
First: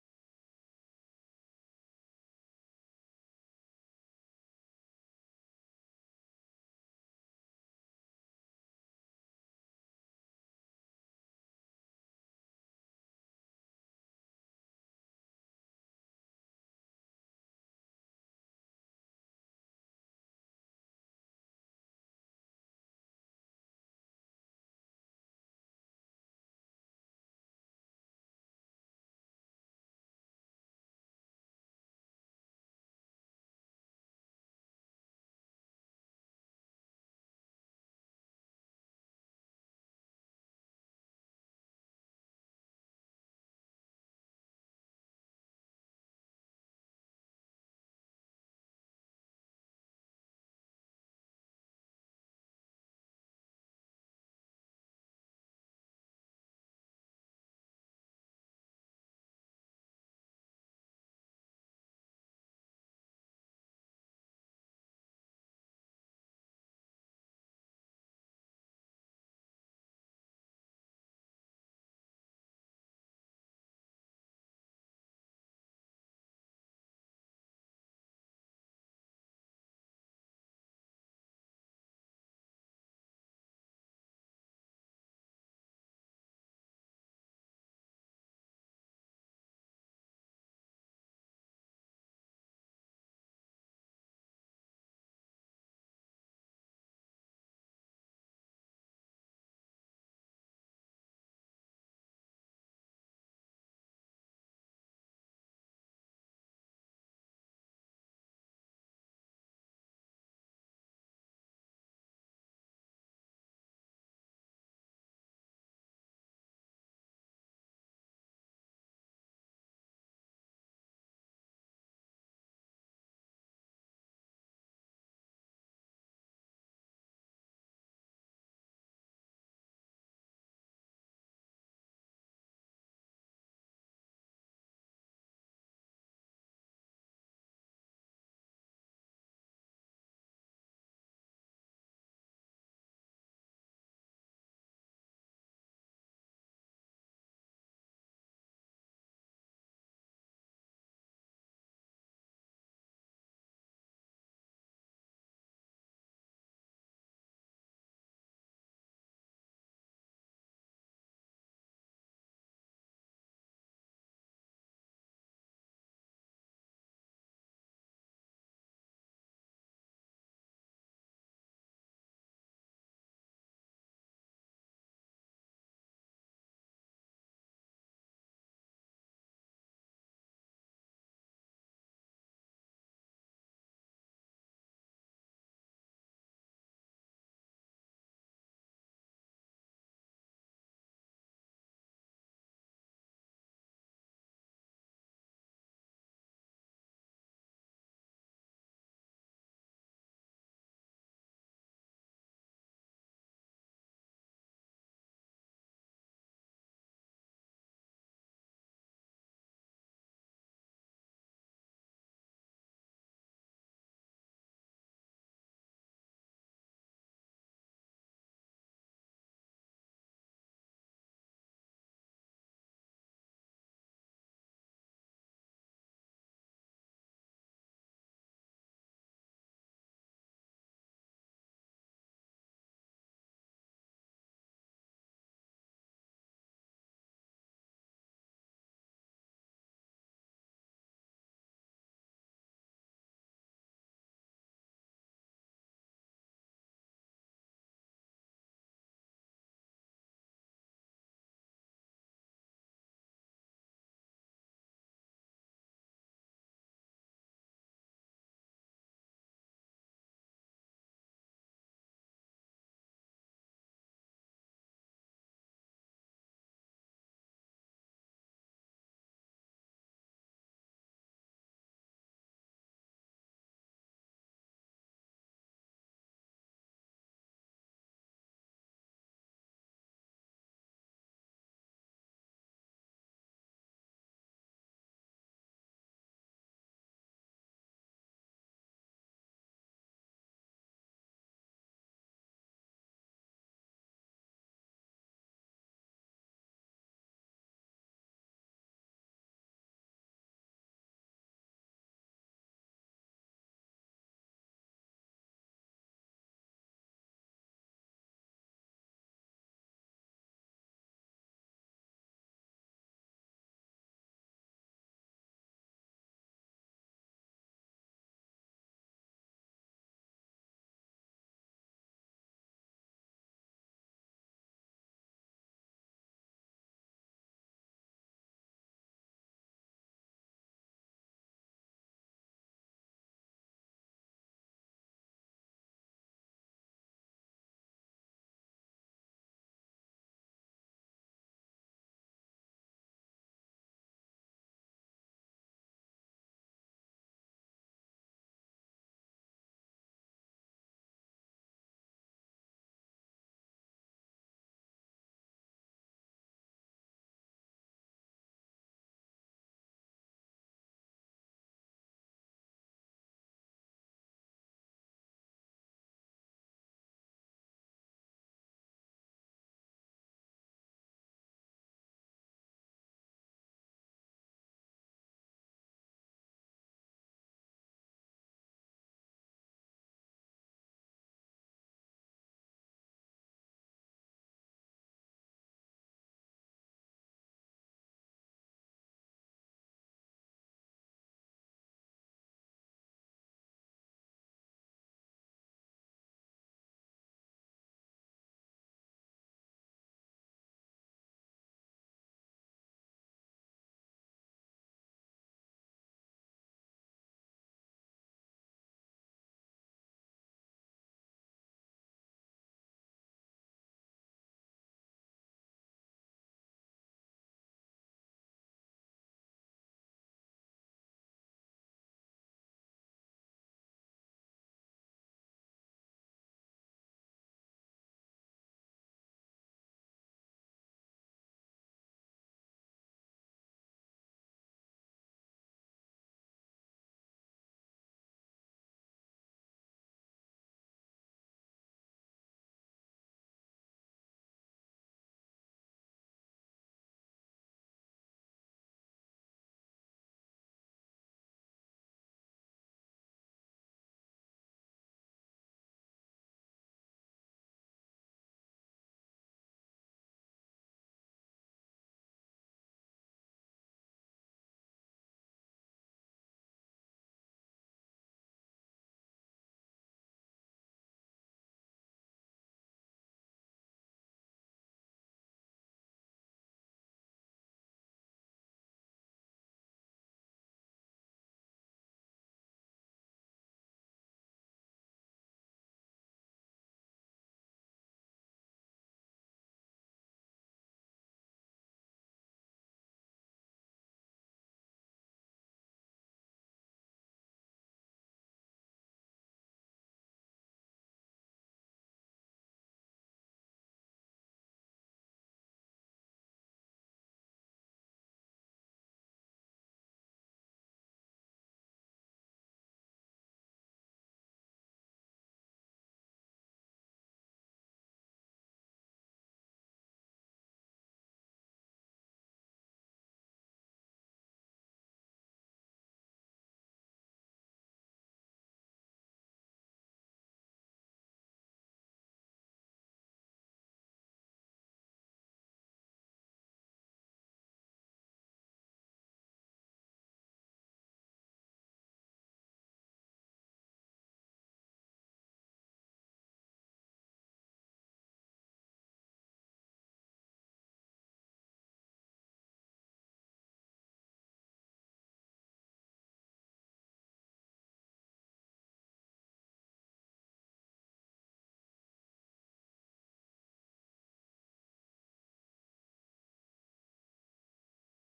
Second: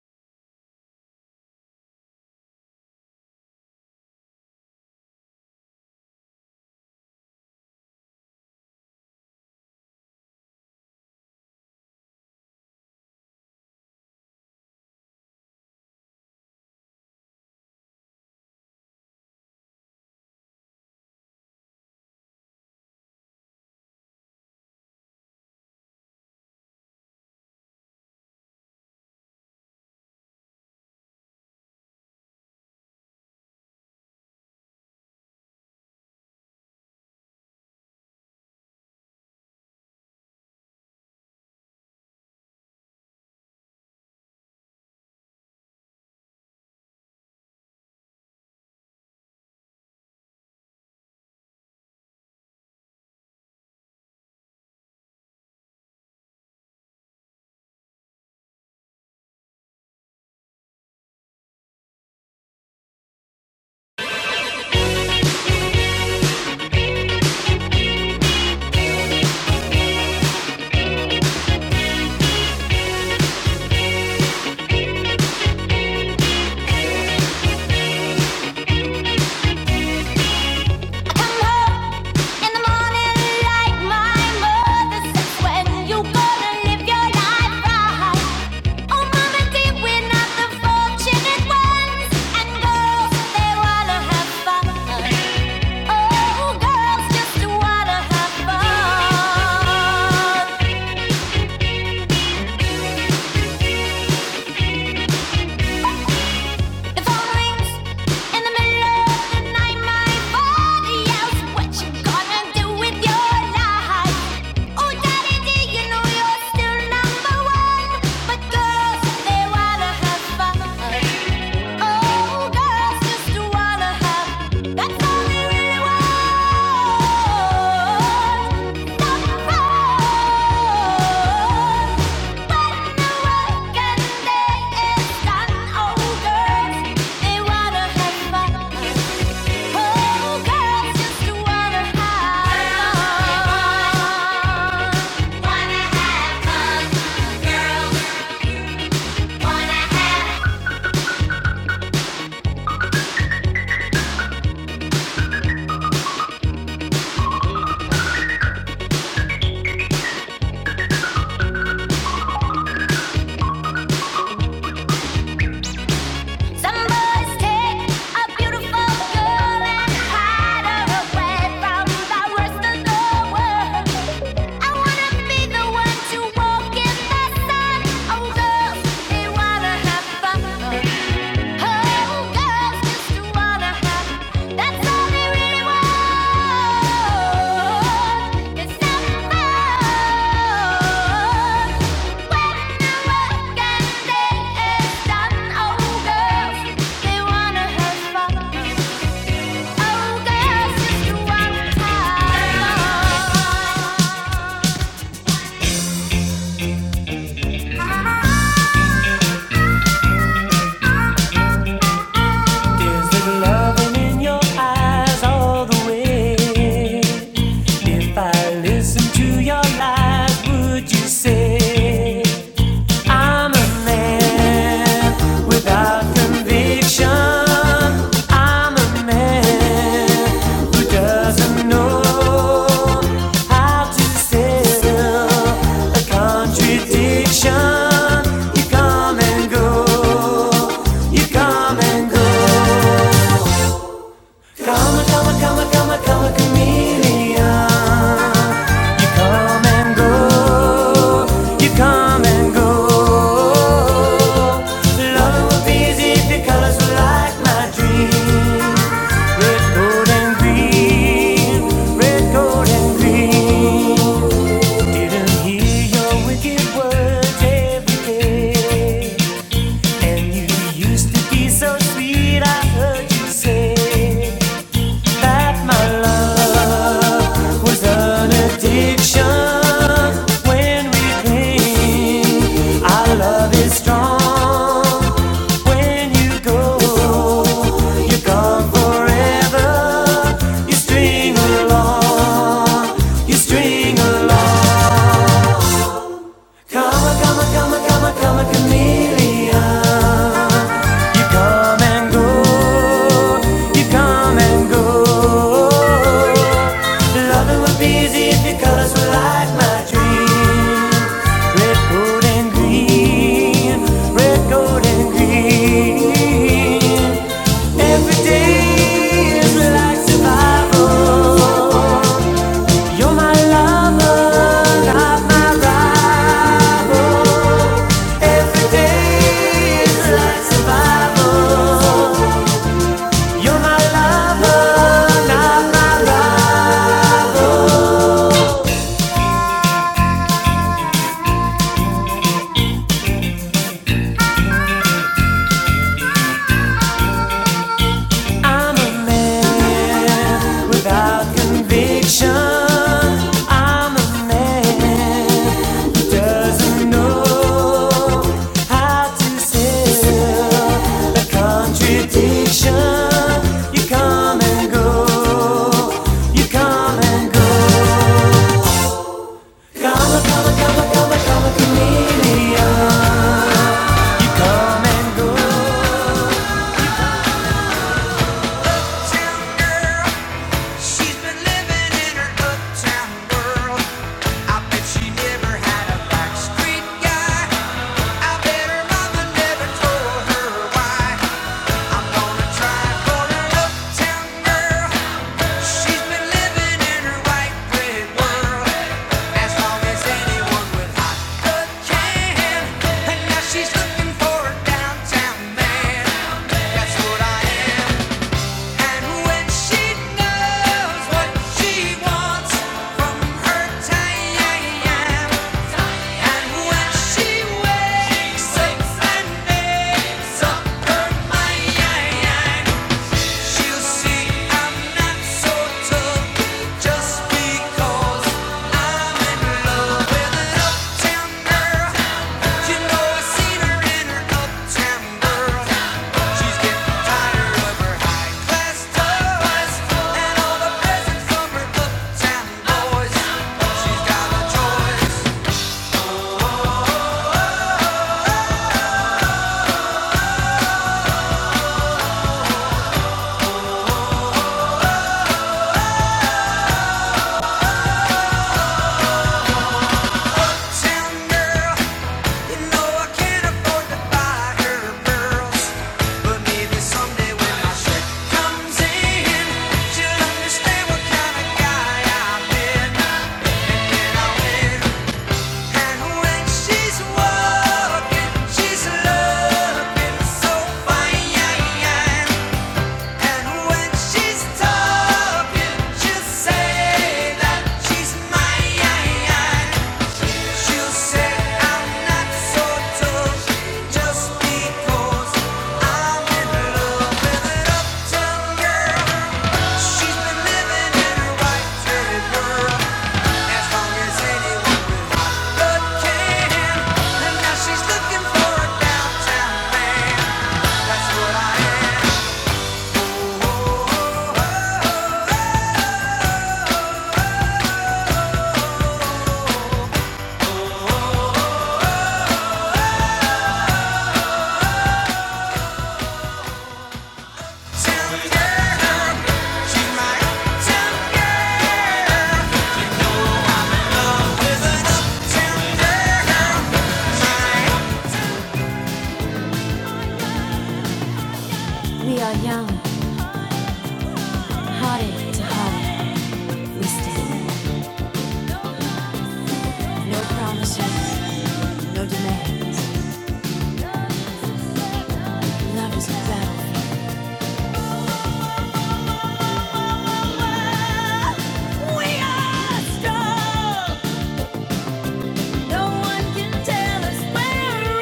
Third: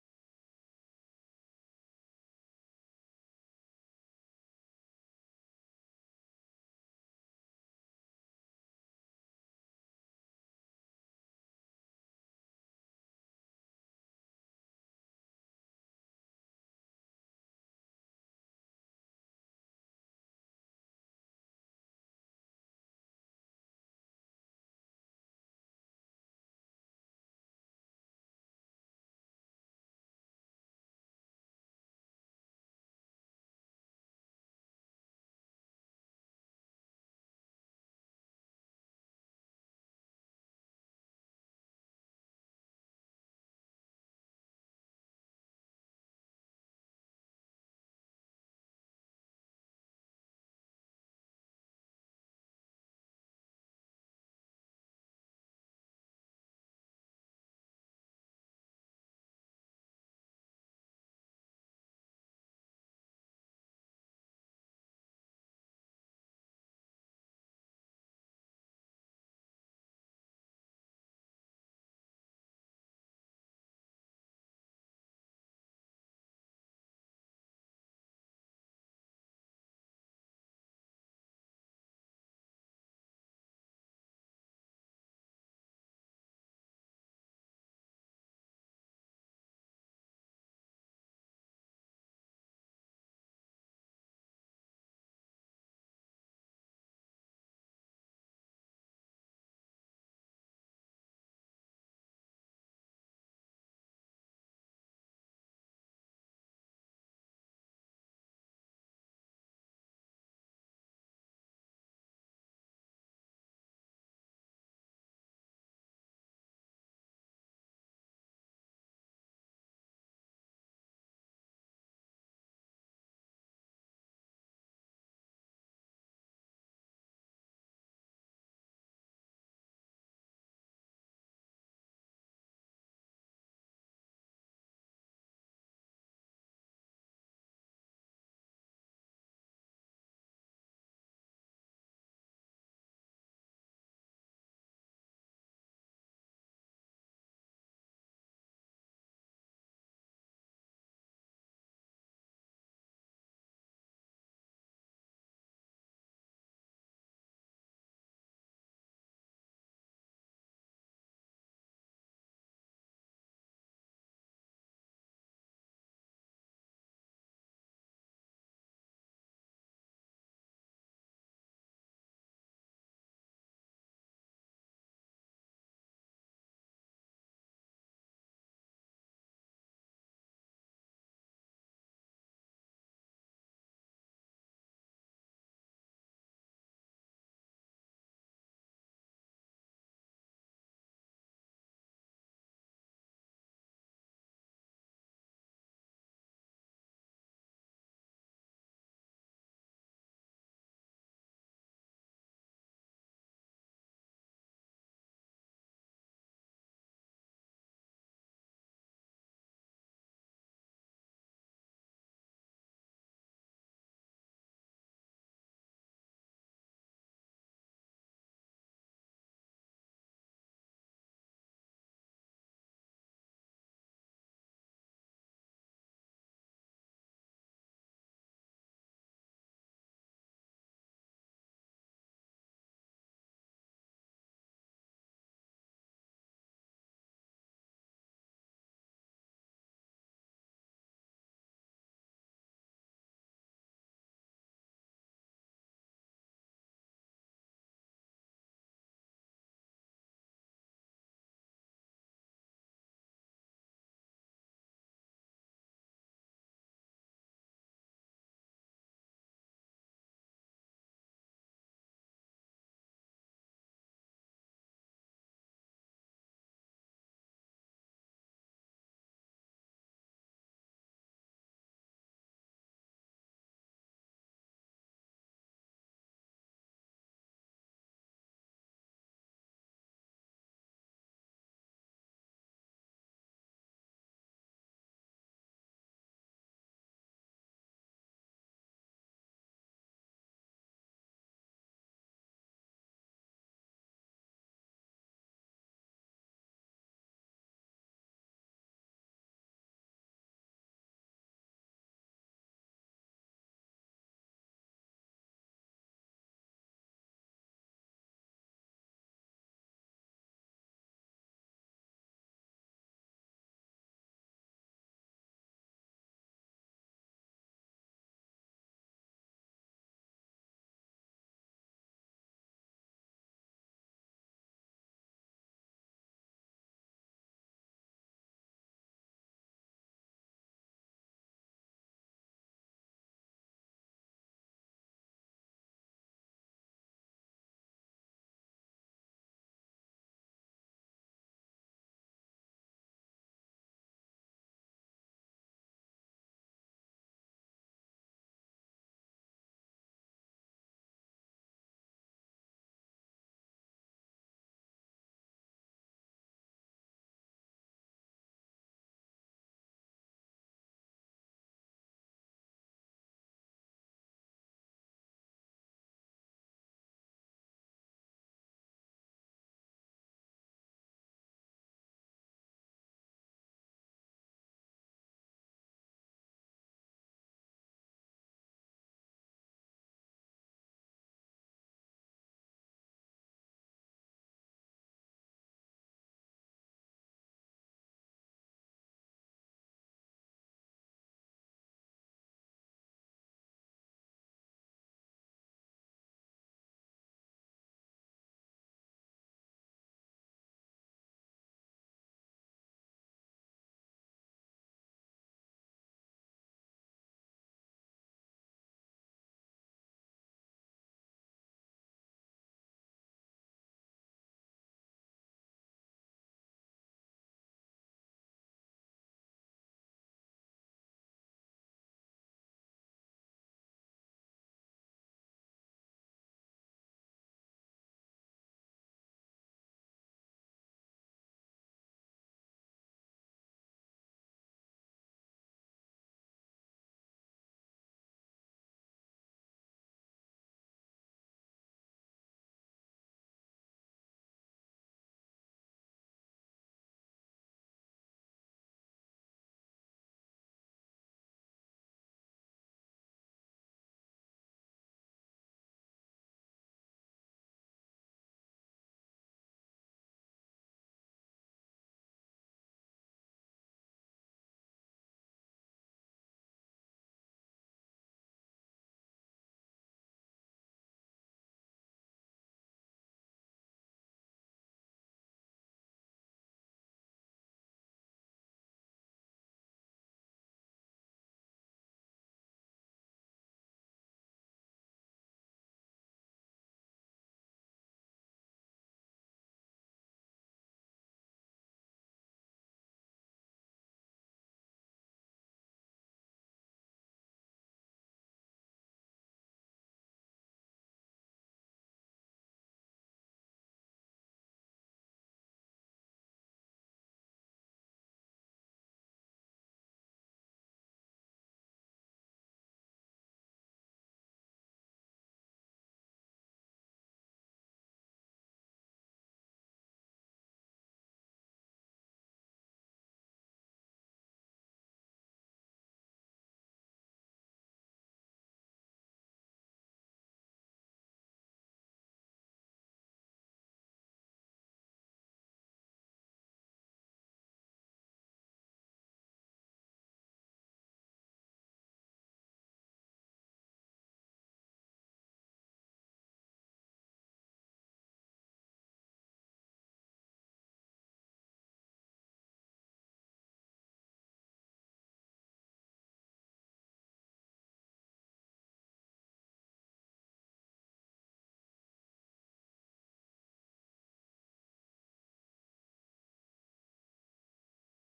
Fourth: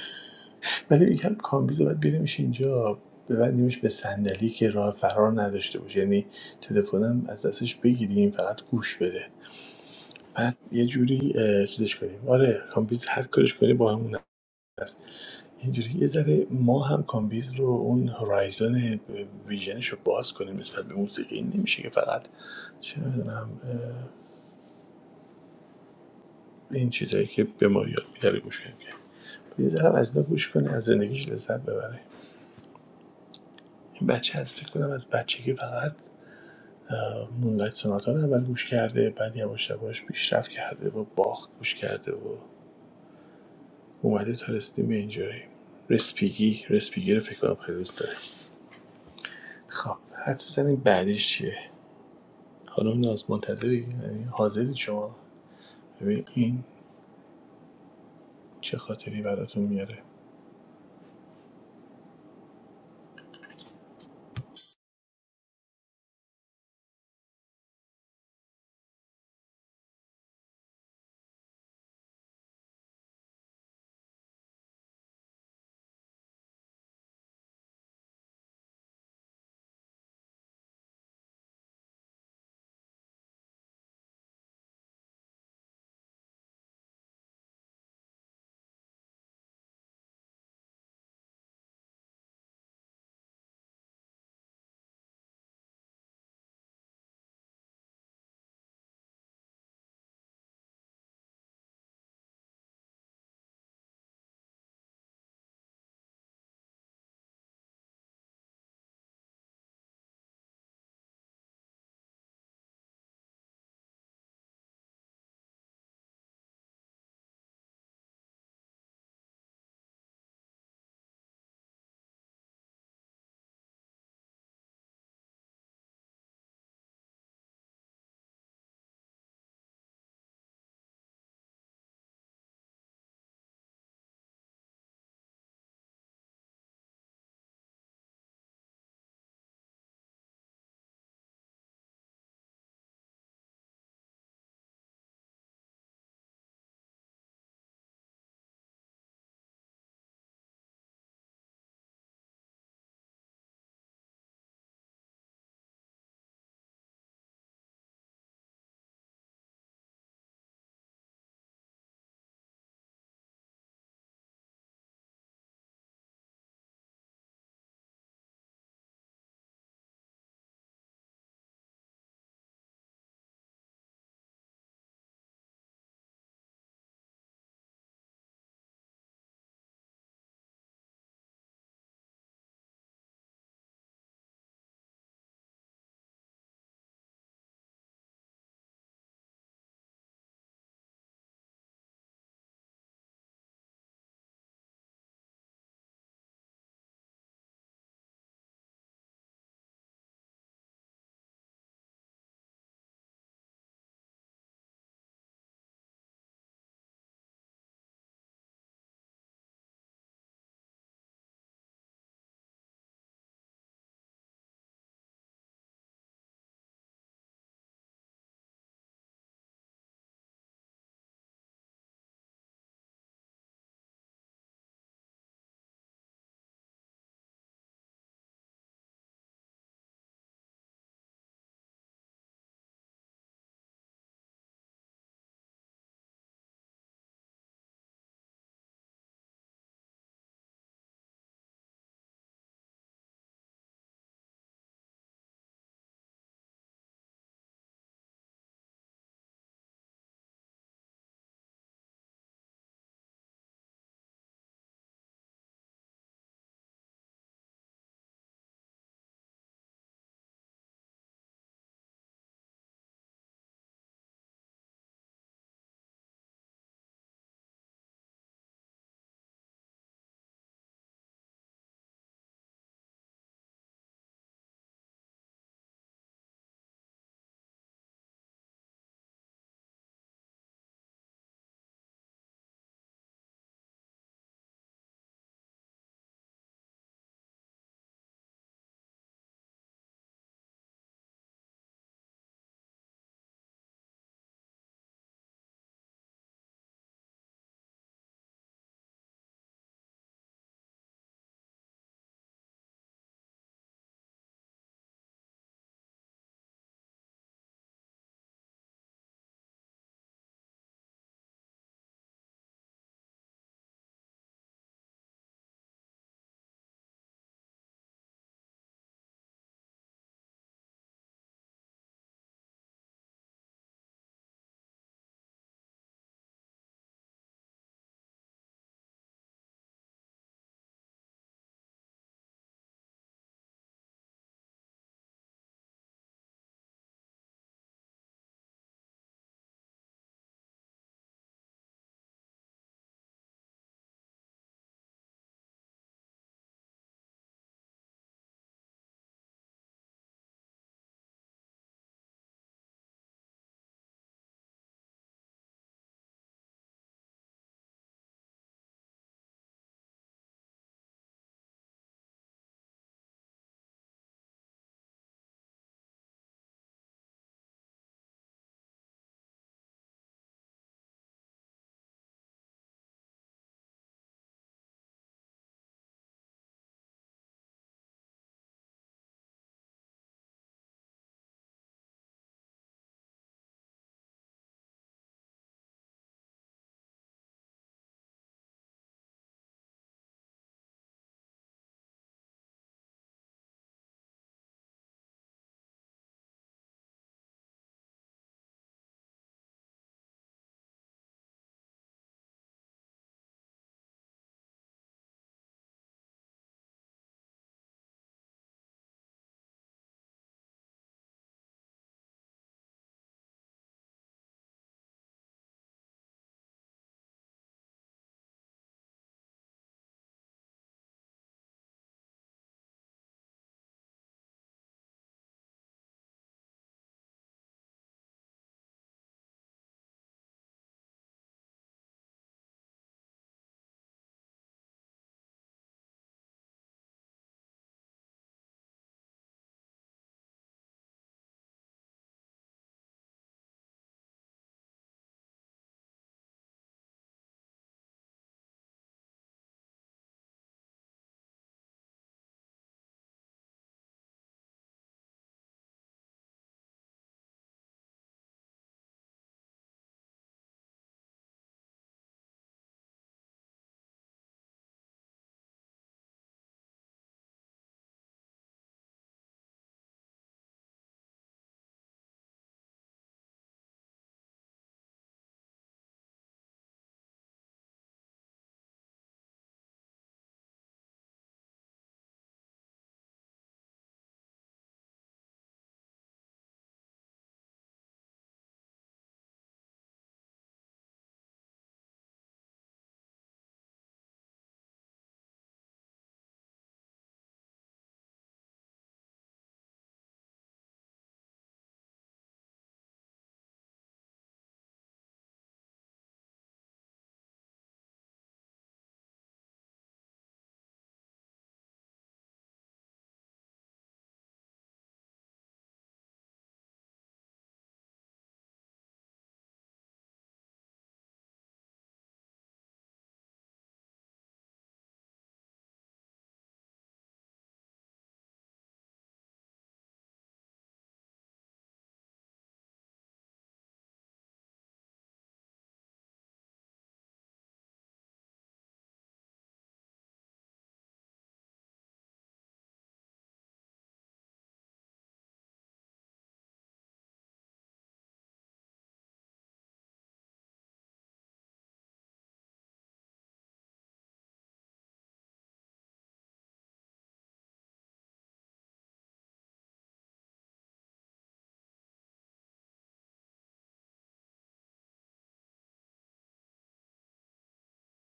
Speaker 1: ولی میگم کامبیز رو باید بیاریمش اینجا ببندیمش به صندلی که راه فرار نداشته باشه یعنی تلفنم از دستش بگیریم فقط گوش بده بعد یه جوری اه، چیزش کنیم آره کامبیز هر کارش کنی با همون هست اینجوری یه ذره ما هم کامبیز رو اون هورایزن ویژنش رو باز کنیم نسبت به موسیقی این نمیشه که فقط چه میدونم این چیزایی که به ما یاد میده رو گوش کنیم که یه ذره از اینا گوش کنه از زندگیش لذت ببره این بچه از فکر کنم از بچگی فقط اه، مونلایت سوناتا رو اول گوش کرده بعد یواش یواش پیشرفت کرده و باخت گوش کرده و اومده تا رسیدیم به اینجایی رسپیگی رسپیگی رو فکر کنم خیلی دوست داره خب حد بزنیم بعدش چیه خانم ناز منتظری یعنی حاضری شما ببین این چه خاطری براتون میاره
Speaker 2: You come home in the morning like my mother says when you gonna live your life right. Oh, mama, dear, we're not the fortunate ones. And girls, they wanna have fun. Oh, girls just wanna have fun. The phone rings in the middle of the night. My body yells, "What you gonna do with your life?" Oh, daddy, do you know you're still number one? But girls, they wanna have fun. Oh, girls just wanna have. That's all they really want. Some fun. Wanna have fun, girls. Wanna have Some boys take a beautiful girl and hide her away from the rest of the world. I wanna be the one to walk in the sun. Oh girls, they wanna have fun. Oh girls, Oh There's little loving in your eyes all the way. If I listen to your lies, would you say I'm a man without conviction. I'm a man who doesn't know how to settle a contradiction. You come and go, you come and go. Kama kama kama kama kama chameleon. You come and go, you come and go. Loving would be easy if your colors were like my dream. Red, gold and green, red, gold and green. Didn't hear your wicked words every day, and you used to be so sweet. I heard you say that my love was an addiction when we cling. Our love is strong when you go. You're gone forever. You string along, you string along. Come, come, come, come, come, a chameleon. You come and go, you come and go. Loving would be easy if your colors were like my dreams. Red, gold, and green, red, gold, and green. Every day is like survival. You're my lover, not my rival. Every day is like survival. You're my lover, not my rival. I'm a man without conviction. I'm a man who doesn't know how to sell a contradiction. You come and go, you come and go. Come, come, come, come, come, chameleon. She's been living in her uptown world. I bet she never had a backstreet guy. I bet her mother never told her why. I'm gonna try for an uptown girl. She's been living in her white bread world. As long as anyone with hot blood can. And now she's looking for a downtown man. That's what I am. Yeah. She's got a choice. Say that she's mine no one can tell us where we're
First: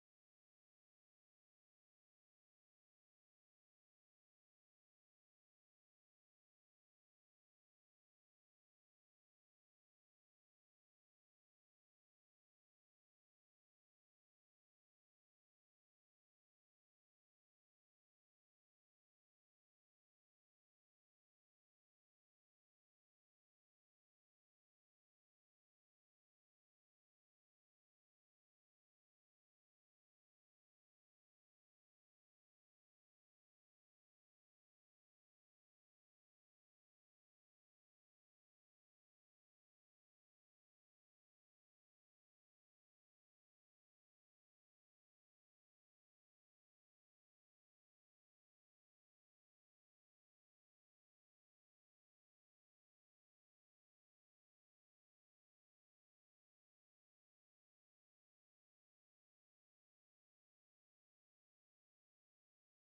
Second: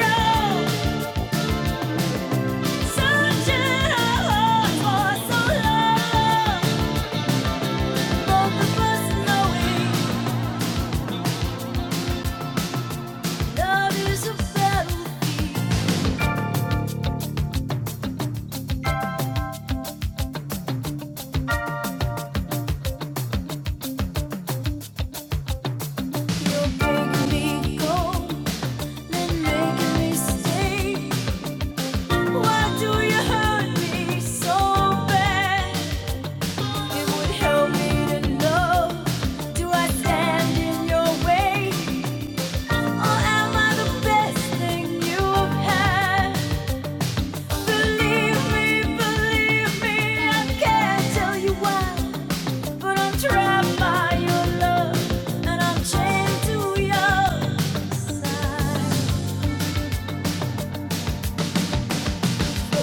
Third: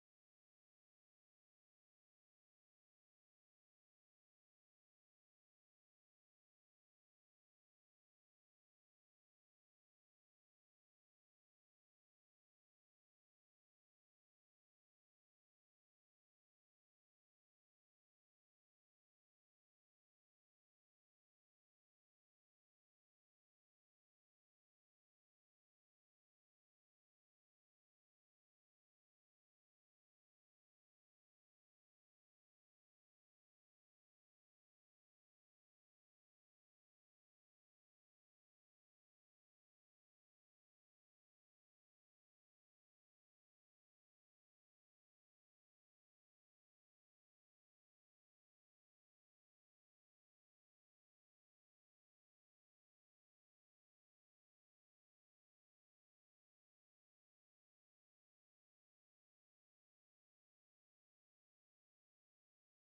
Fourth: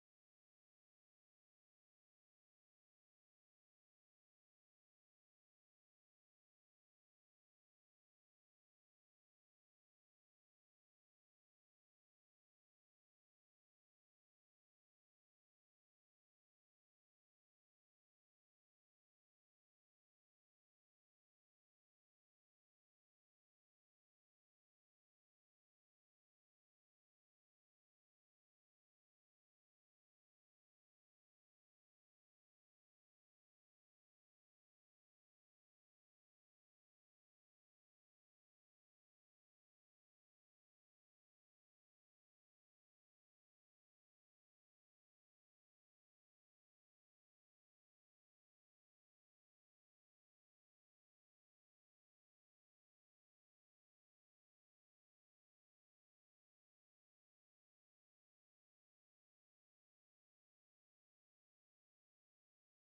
Speaker 2: Believe me, believe me, I can't tell you why. But I'm trapped by your love, and I'm chained to your side.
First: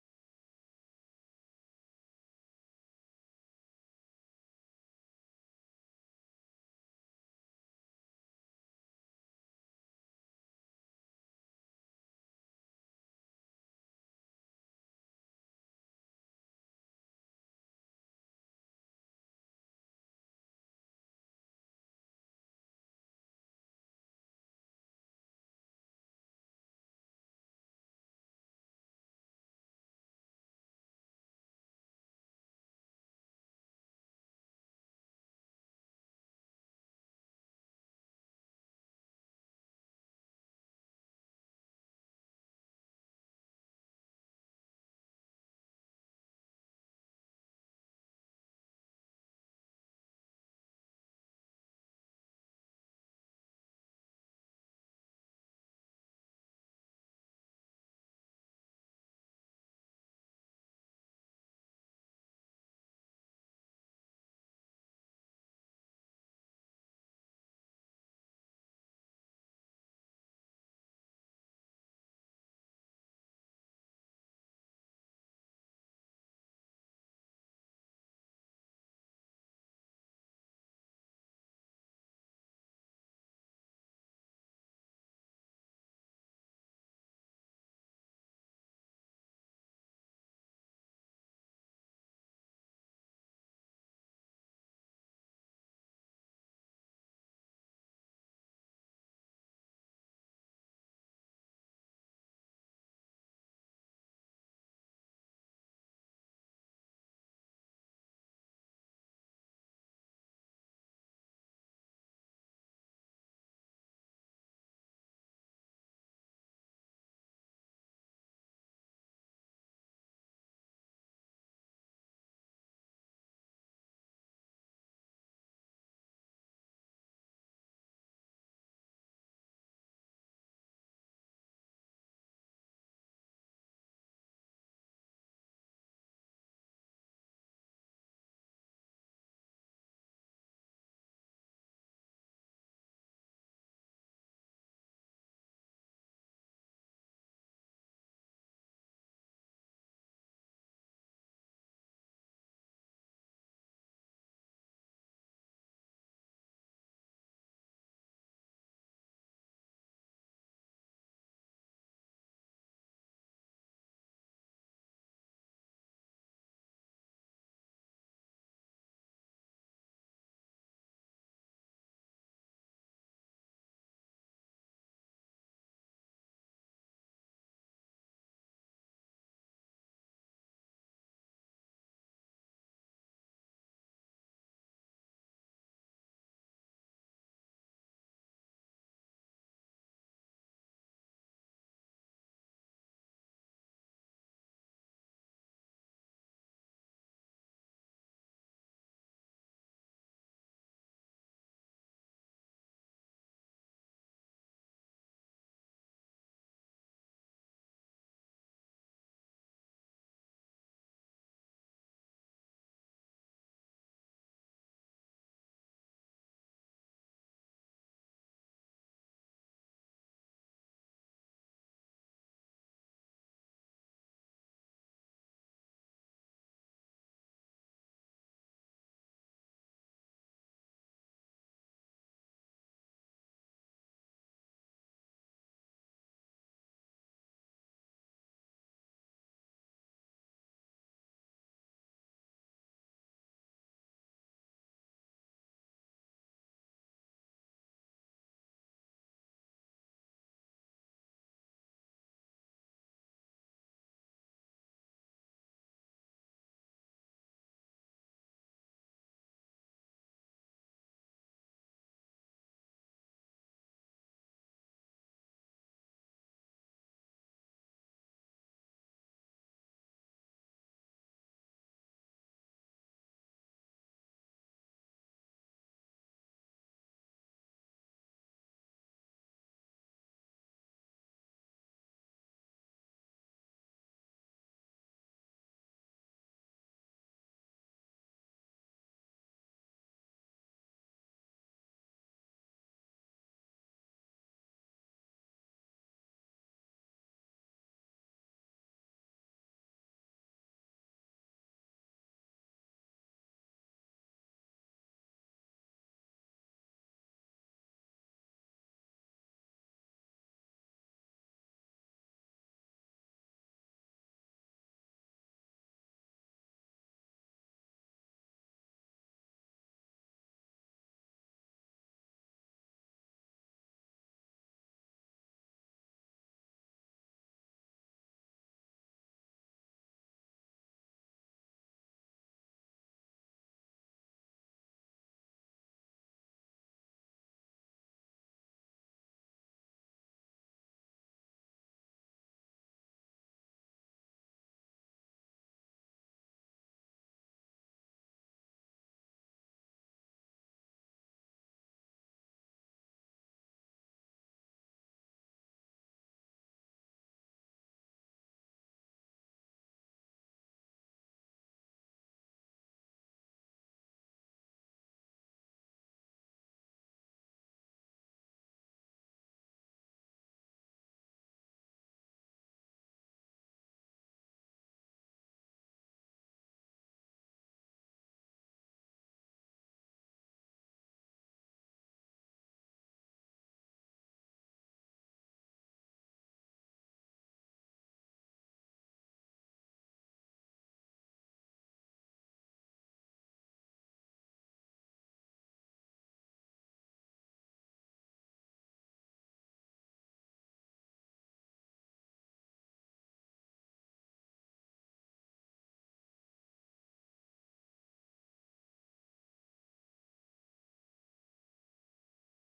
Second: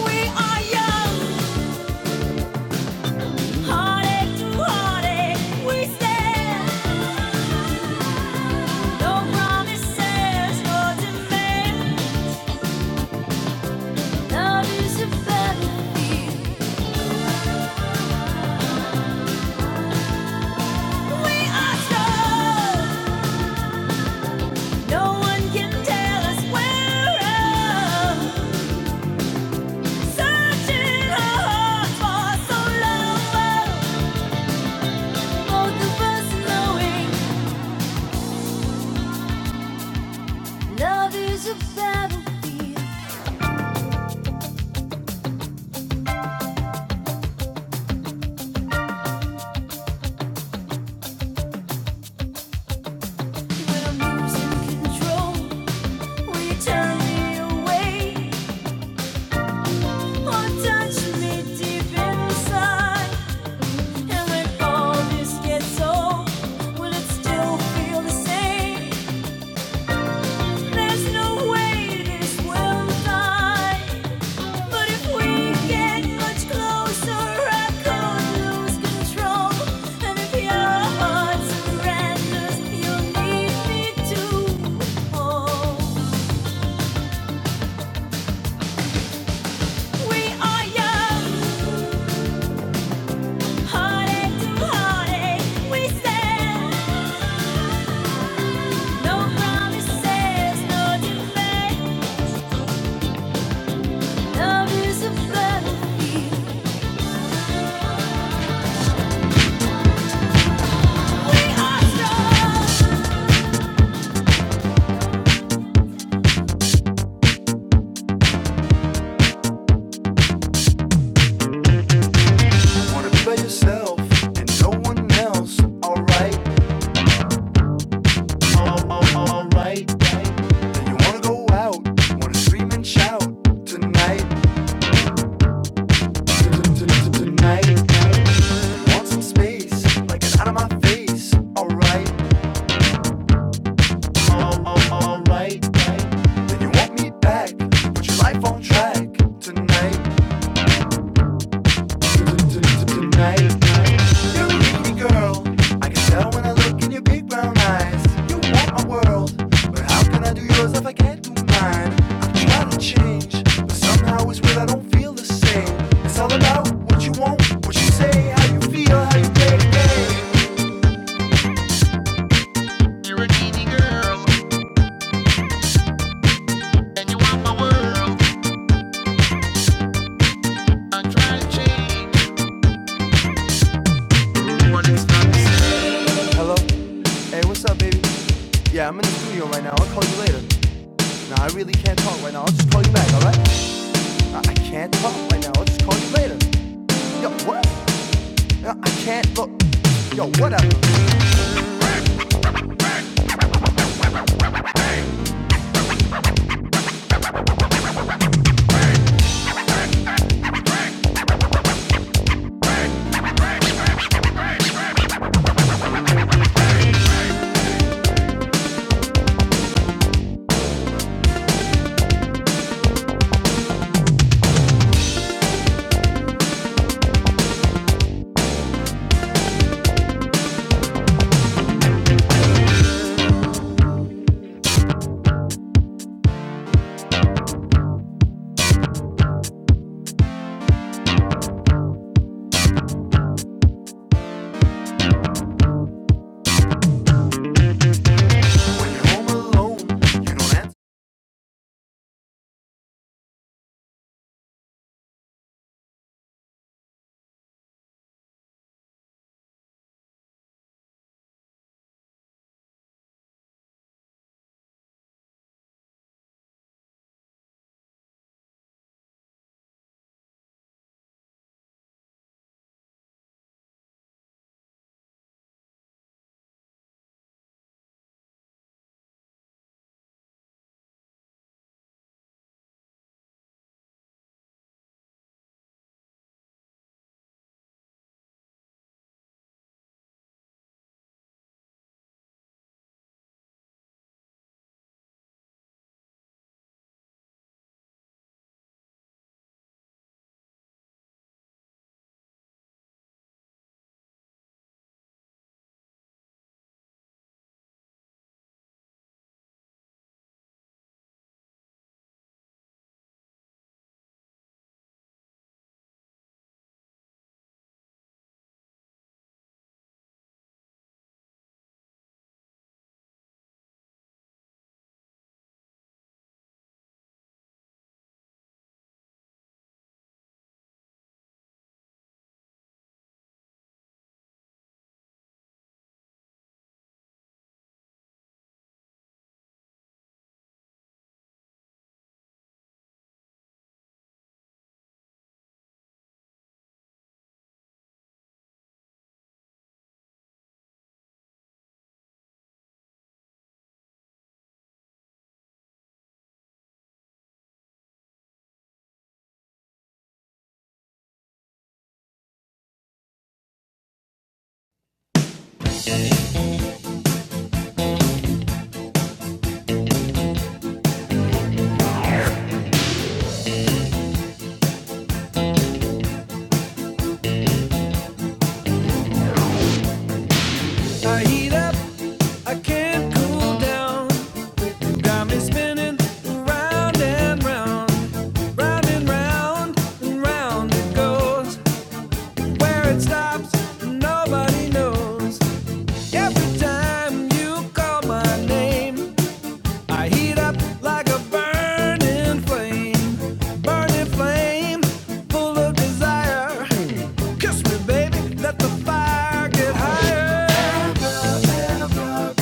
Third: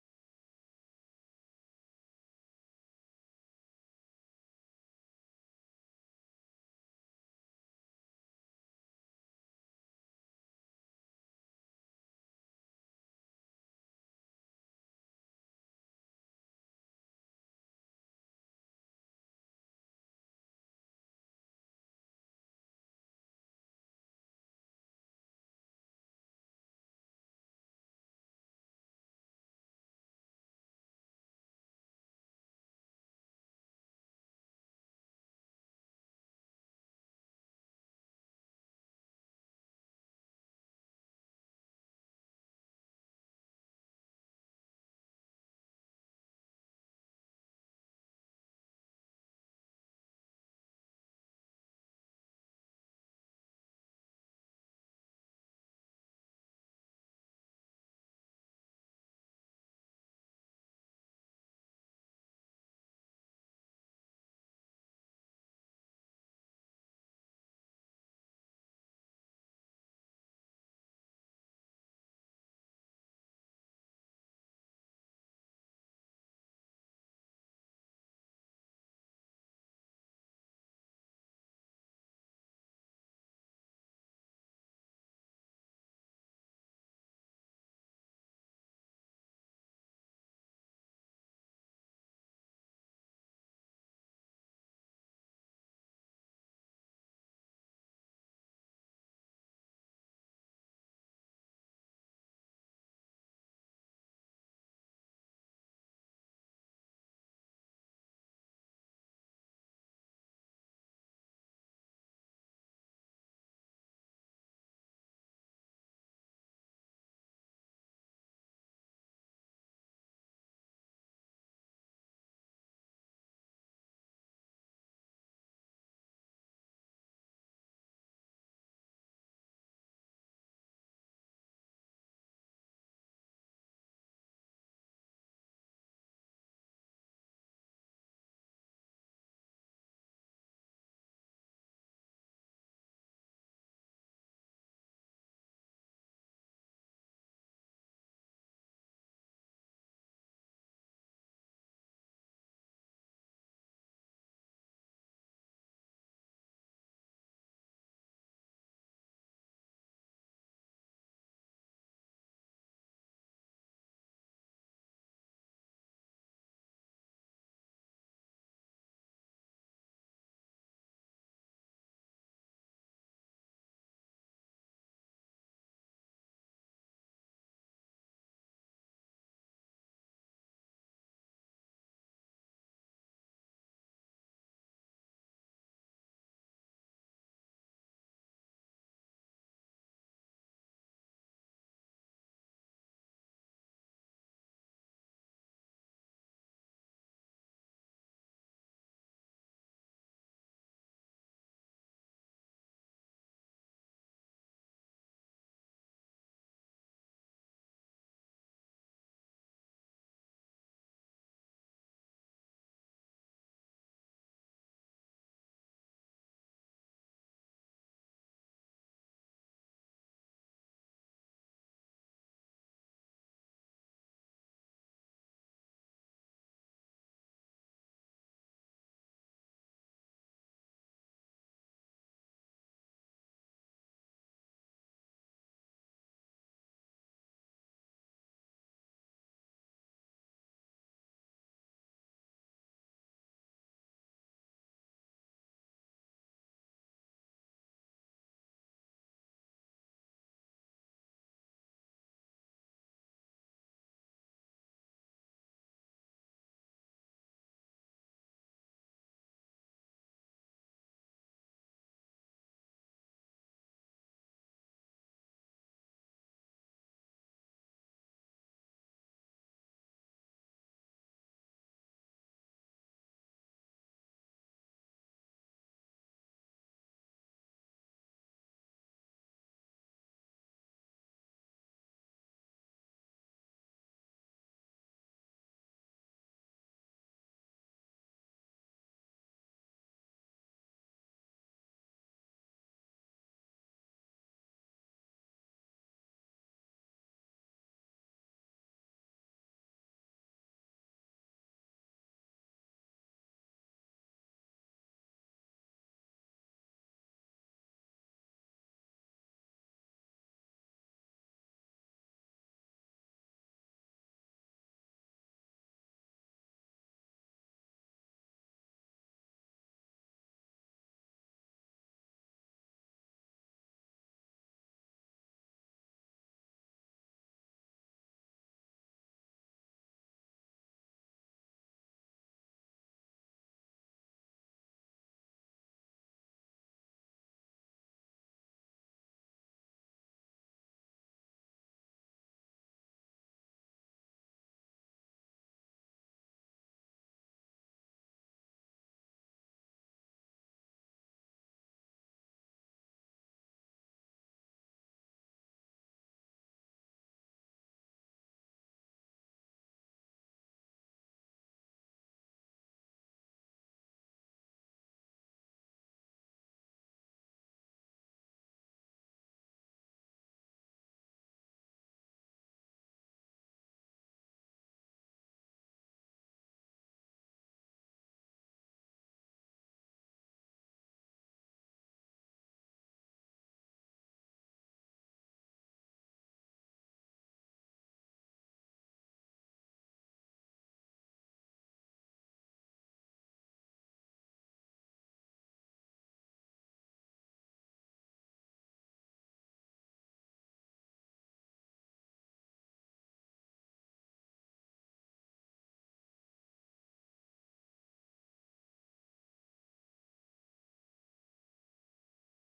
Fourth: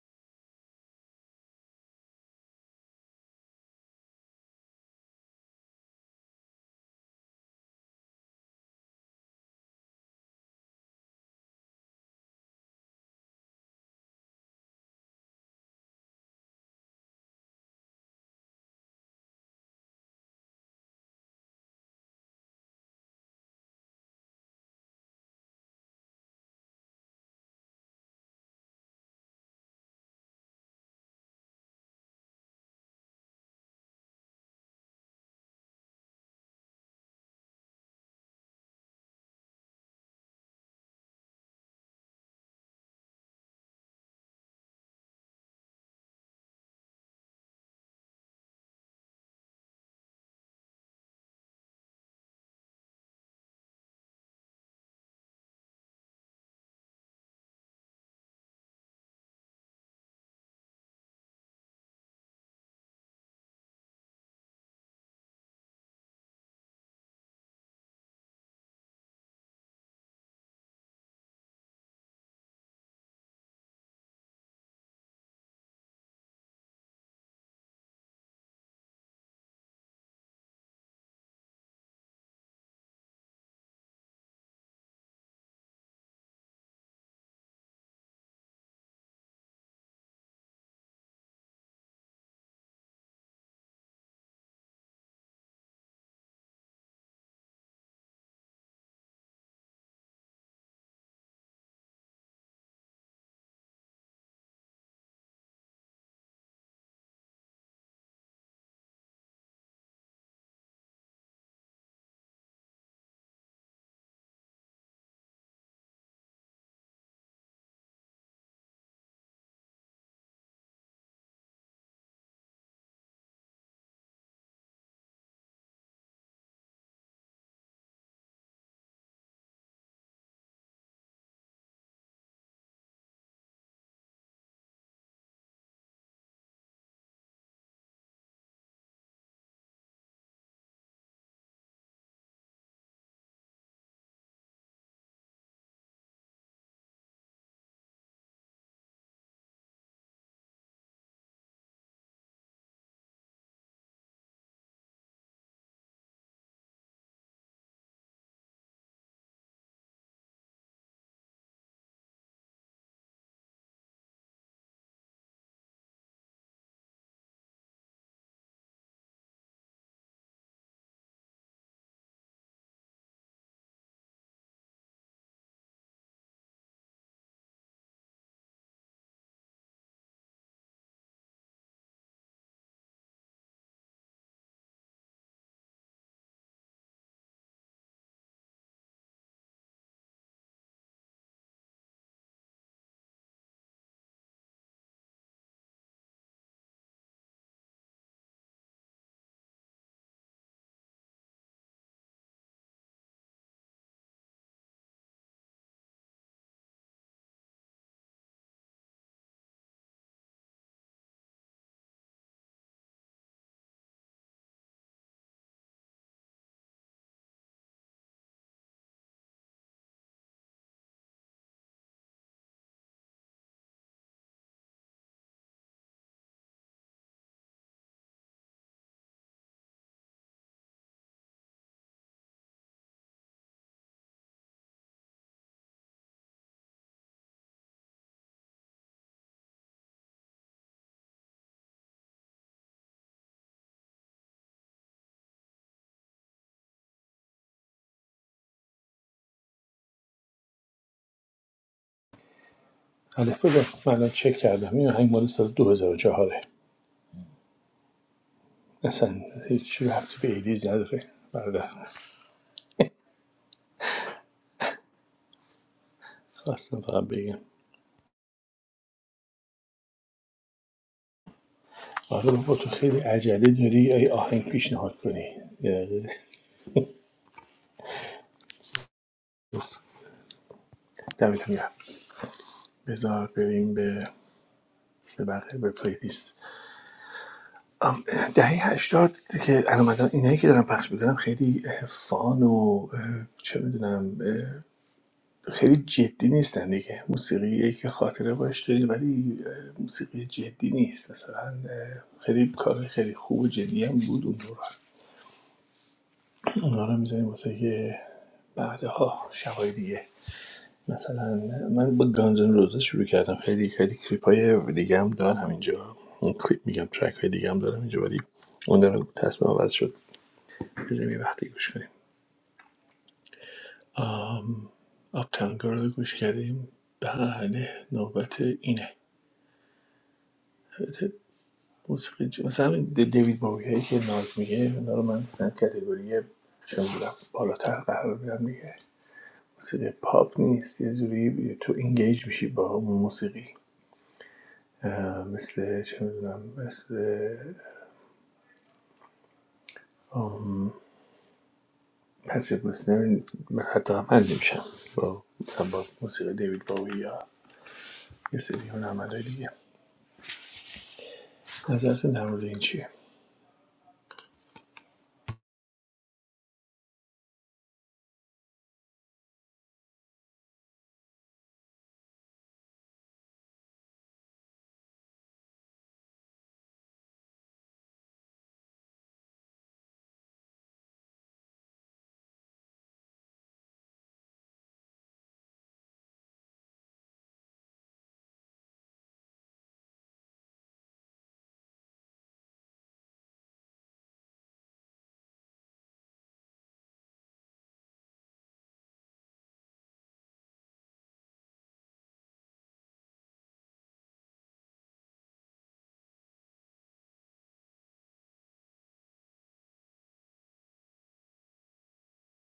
Speaker 2: We are young, heartache to heartache, we stand. No promises or demand. Love is a battlefield. We are strong. No one can tell us we're wrong. Searching our hearts for so long. Hold the bus knowing love is a battle control. Will turn me or touch me deep inside? And when all this gets old, will it still feel the same? There's no way this will die. But if we get much closer, I could lose control. And if your heart surrenders, you'll need me to hold. We are young, heartache to heartache. We stand, no promises, no debate. Love is a battle. Wanna play yourself and no one else, alright? Right? You wanna go out, wanna scream it out tonight, tonight. Want some space, like an out of my face, alright. You want what you like tonight, tonight. You're a girl, I can tell when I look in your big brown eyes. You want my world, but how can I do yours if I can't do mine? I'm to change, but somehow it's real, I don't feel the same. It's all about what you want, what you say, how you feel, how you play the game. Hello? Hey, what's up, baby? Yeah, I'm in the studio right now. I'll call you later. Nah, I really can't talk right now. I'll just call you later. Yo, what? Nah, I can't. Look, yo, whatever.
Speaker 1: الف بذار من الان چک کردم این آهنگ مال سال 2004 ه اصلا هیچی ربطی به ایدیز نداره برادر خواستم فقط بگم آره بابا تو خیلی عجله داری ای آهنگ پیشنهاد کنی یه دقیقه. بس. دمتون گرم بذار بریم به به بقیه به پلیلیست آم، دهه هشتاد که الان اینایی که دارم پخش میکنم خیلی اه، فان و چه میدونم خیلی جدی نیستن دیگه موسیقی که خاطره باش داری ولی موسیقی جدی نیست مثلا خیلی کار خیلی خوب و جدی هم بود اون دوران اونا رو می‌ذاریم واسه یه بعدها شبای دیگه مثلا من با گانزن روزه شروع کردم خیلی خیلی کلیپ های دیگه هم دارم اینجا اون کلیپ میگم ترک های دیگه هم دارم اینجا ولی اون داره تصمیم عوض شد بزنیم یه وقتی گوش کنیم آم آپتاون گرل رو گوش کردیم بله نوبت اینه البته موسیقی جو- مثلا همین دیوید باوی هایی که ناز میگه اونا رو من مثلا کتگوری چون بودم بالاتر قرار میدم دیگه موسیقی پاپ نیست یه جوری تو انگیج میشی با موسیقی مثل چه میدونم مثل پسیو لسنر حتی هم حل نمیشم با مثلا با موسیقی دیوید باوی یا یه سری اون عملای دیگه نظرتون در مورد این چیه
Speaker 2: I heat up, I can't cool down. Got me spinning round and round, round and round and round it goes. Where it stops, nobody knows. Every time you call my name, I heat up like a burning flame, burning flame, full of desire. Kiss me, baby, let the fire get higher. Abracadabra,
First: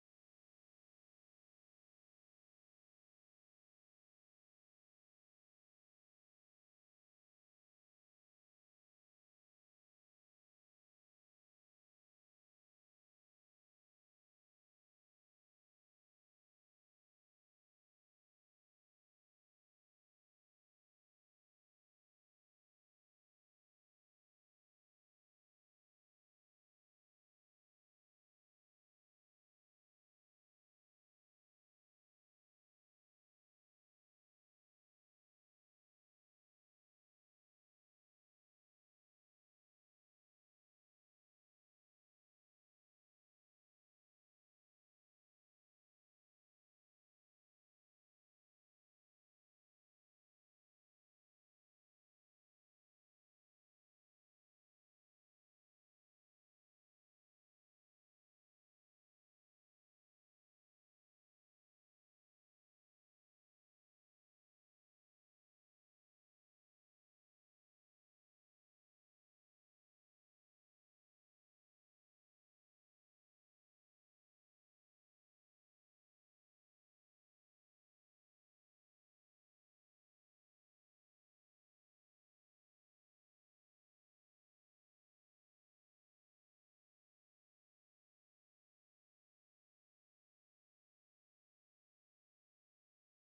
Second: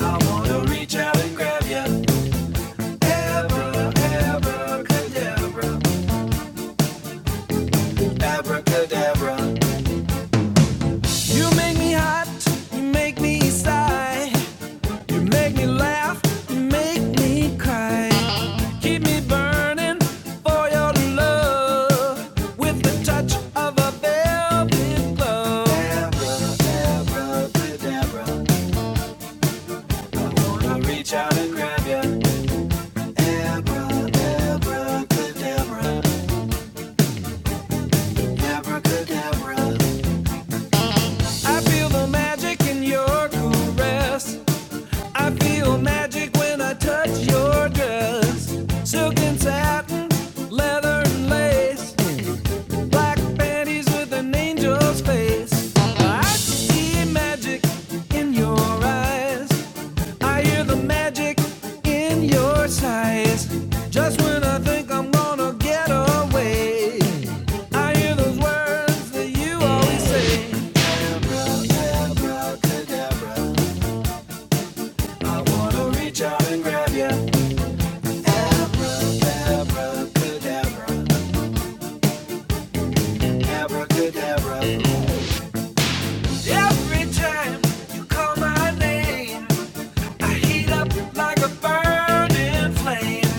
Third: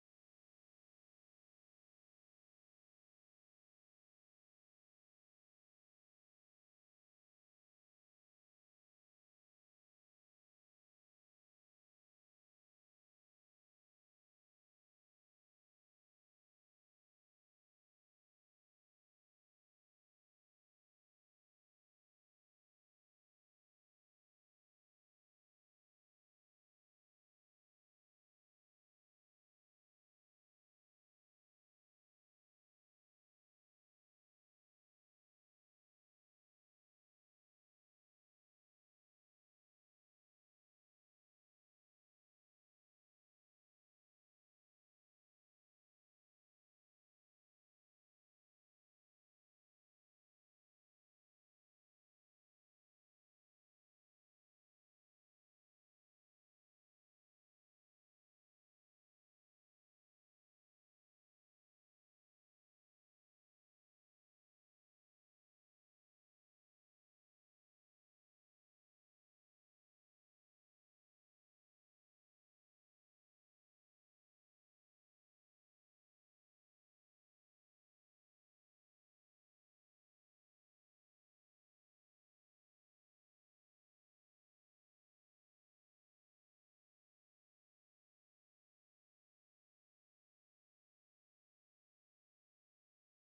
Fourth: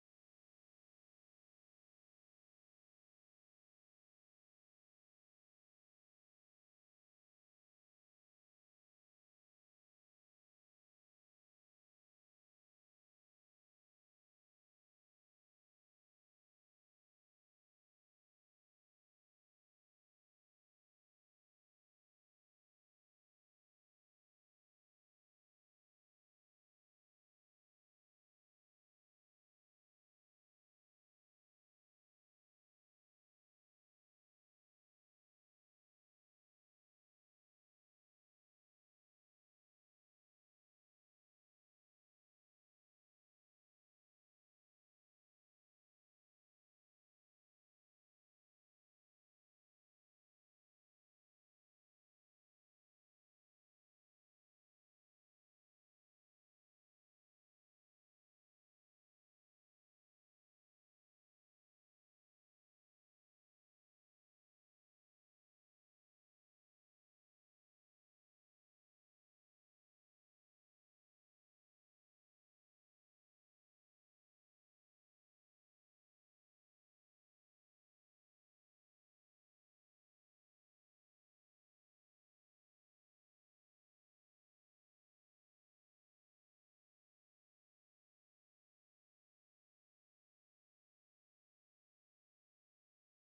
Speaker 2: I wanna reach out and grab ya. Abra, abracadabra, abracadabra. You make me hot, you make me sigh, you make me laugh, you make me cry. Keep me burning for your love with the touch of a velvet glove. Abracadabra, I'll reach out and grab you. I feel the magic in your caress. I feel magic when I touch your dress. Silk and satin, leather and lace. black panties with an angel's face. I see magic in your eyes. I hear the magic in your sighs. Just when I think I'm gonna get away, I hear those words that you always say. I wanna reach out and grab ya. Abracadabra. Every time you call my name,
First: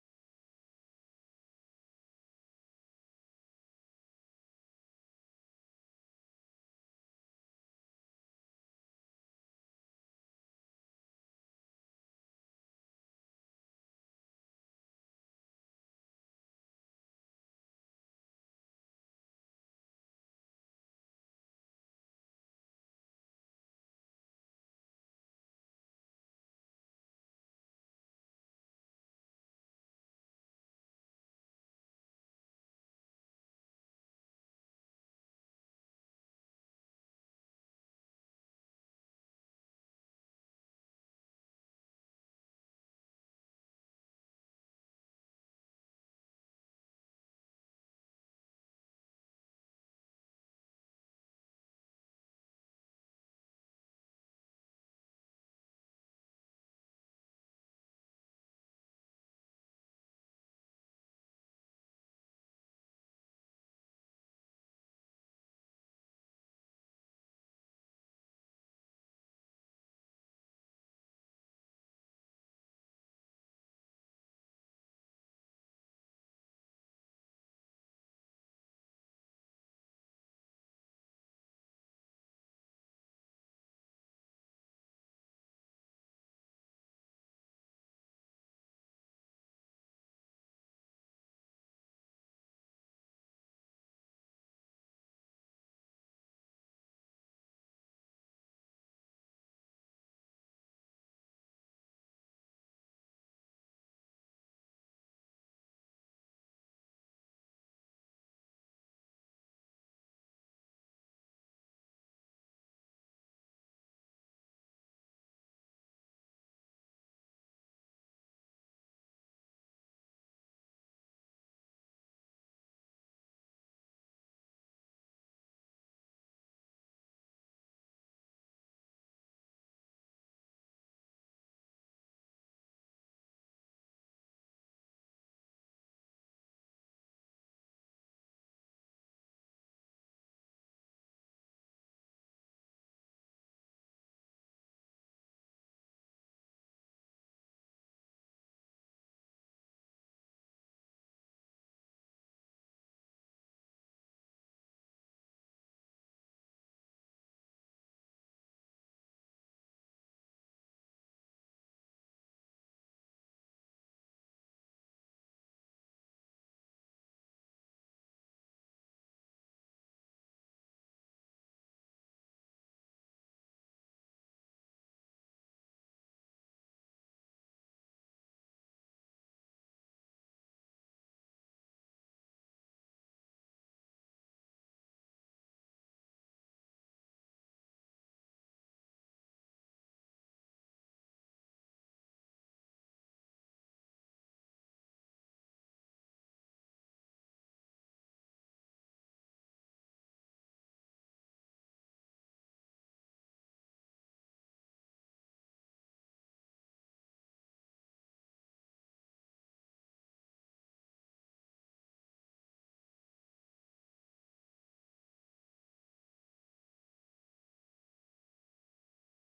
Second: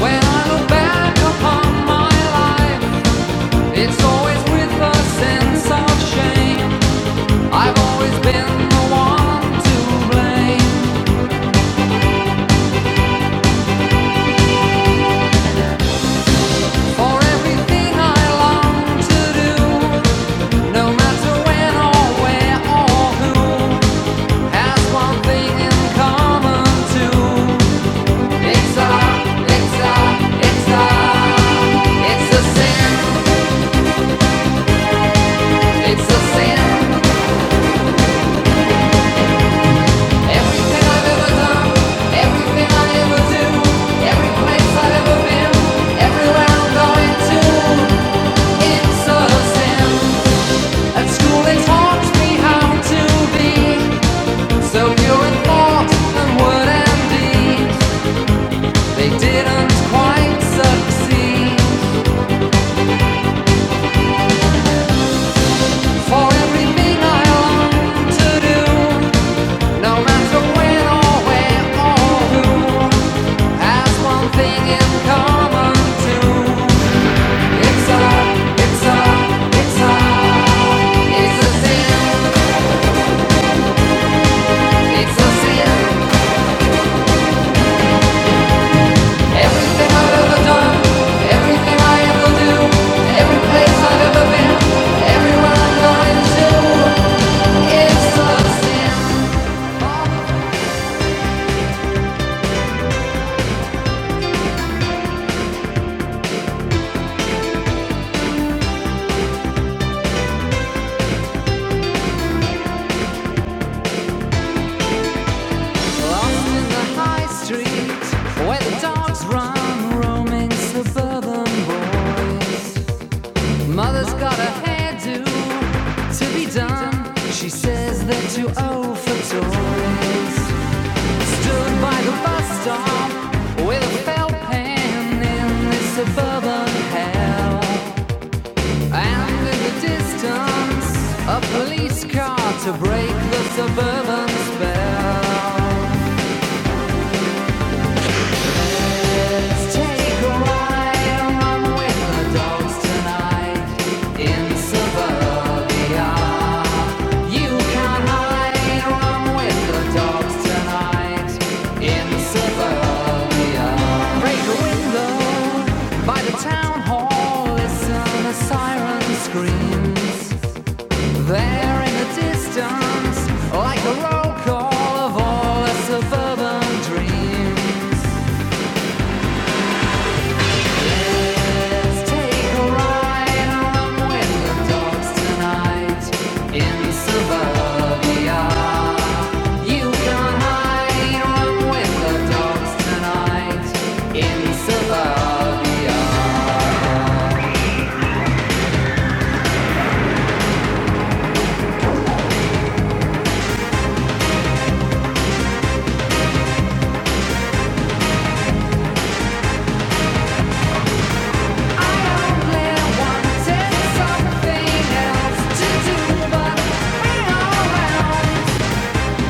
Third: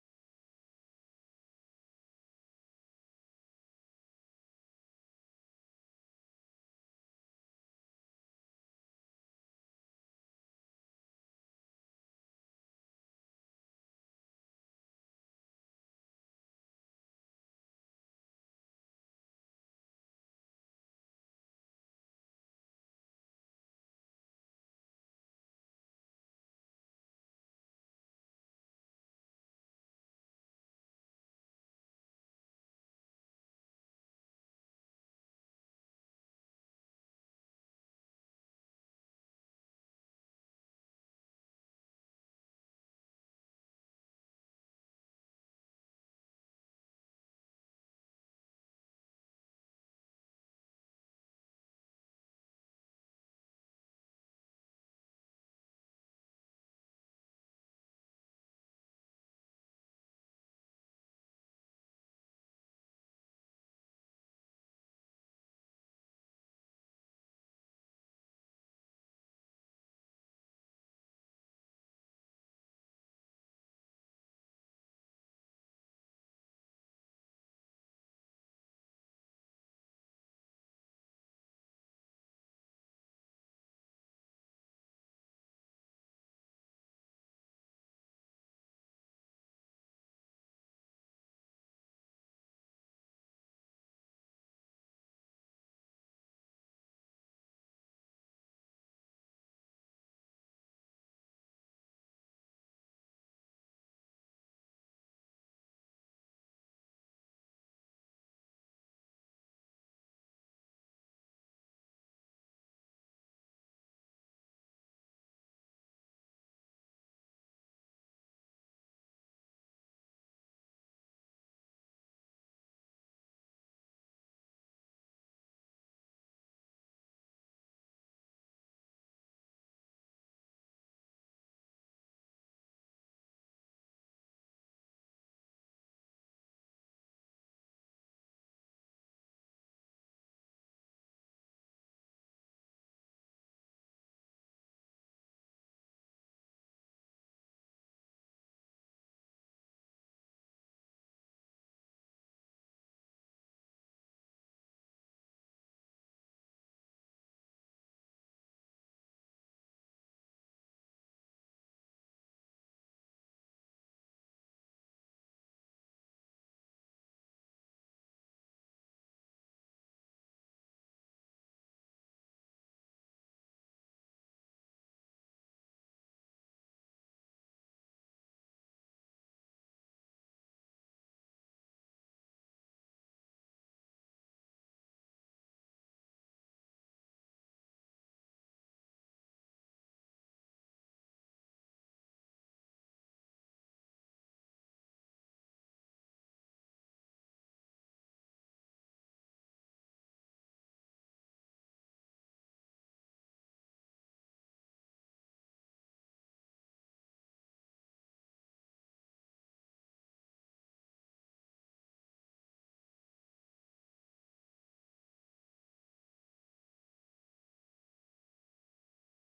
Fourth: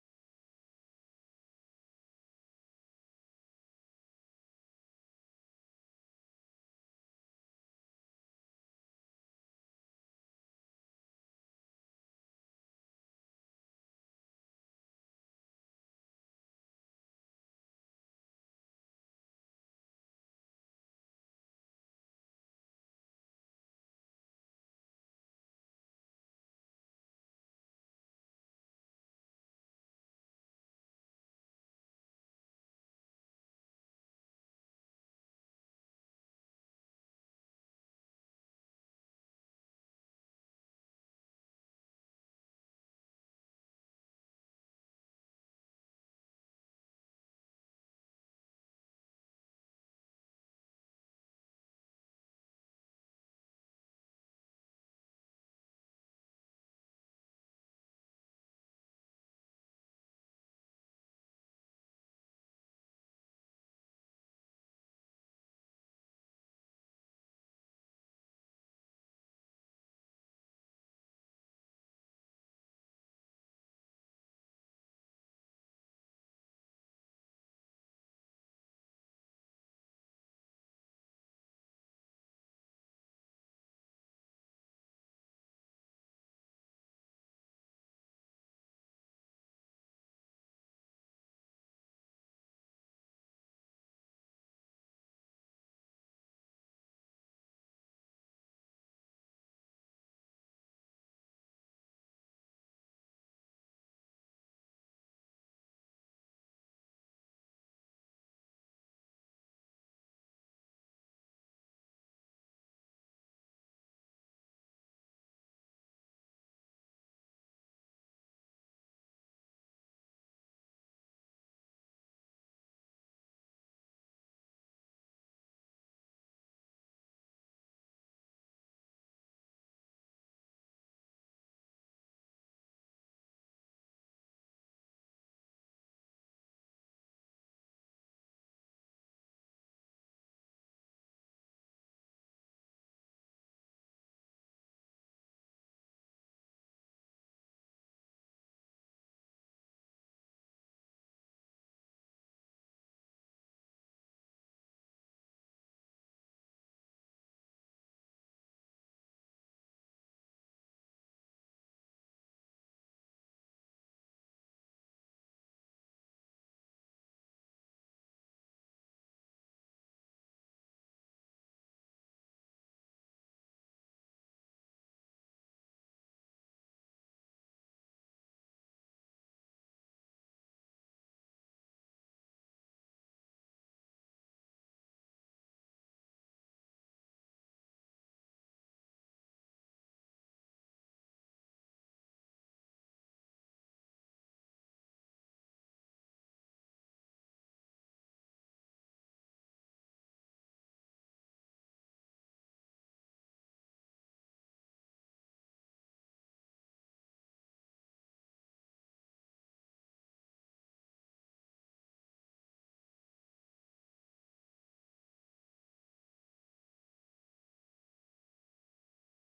Speaker 2: When I look back upon my life, it's always with a sense of shame. I've always been the one to blame for everything I long to do. No matter when or where or who has one thing in common too. It's a, it's a, it's a, it's a sin. It's a sin. Everything I've ever done, everything I ever do, every place I've ever been, everywhere I'm going to, it's a sin. At school they taught me how to be so pure in thought and word and deed. They didn't quite succeed. For everything I long to do, no matter when or where or who, has one thing in common too. It's a, it's a, it's a, it's a sin, it's a sin. Everything I've ever done, everything I ever do, every place I've ever been, everywhere I'm going to, it's a sin. Lost in the high street, where the dogs run, roaming suburban boys. Mother's got a hairdo to be done. She says they're too old for toys. Stood by the bus stop with a felt pen in this suburban hell. And in the distance, a police car to break the suburban spell. Let's take a ride along with the dogs tonight in suburbia. You can't hide from with the dogs tonight in suburbia. Break a window by the town hall, listen the siren screams. There in the distance, like the roll call of all the suburban dreams. Take a ride around with the dogs tonight in suburbia. You can hide around with the dogs tonight in suburbia. I only wanted something else to do, but hang around.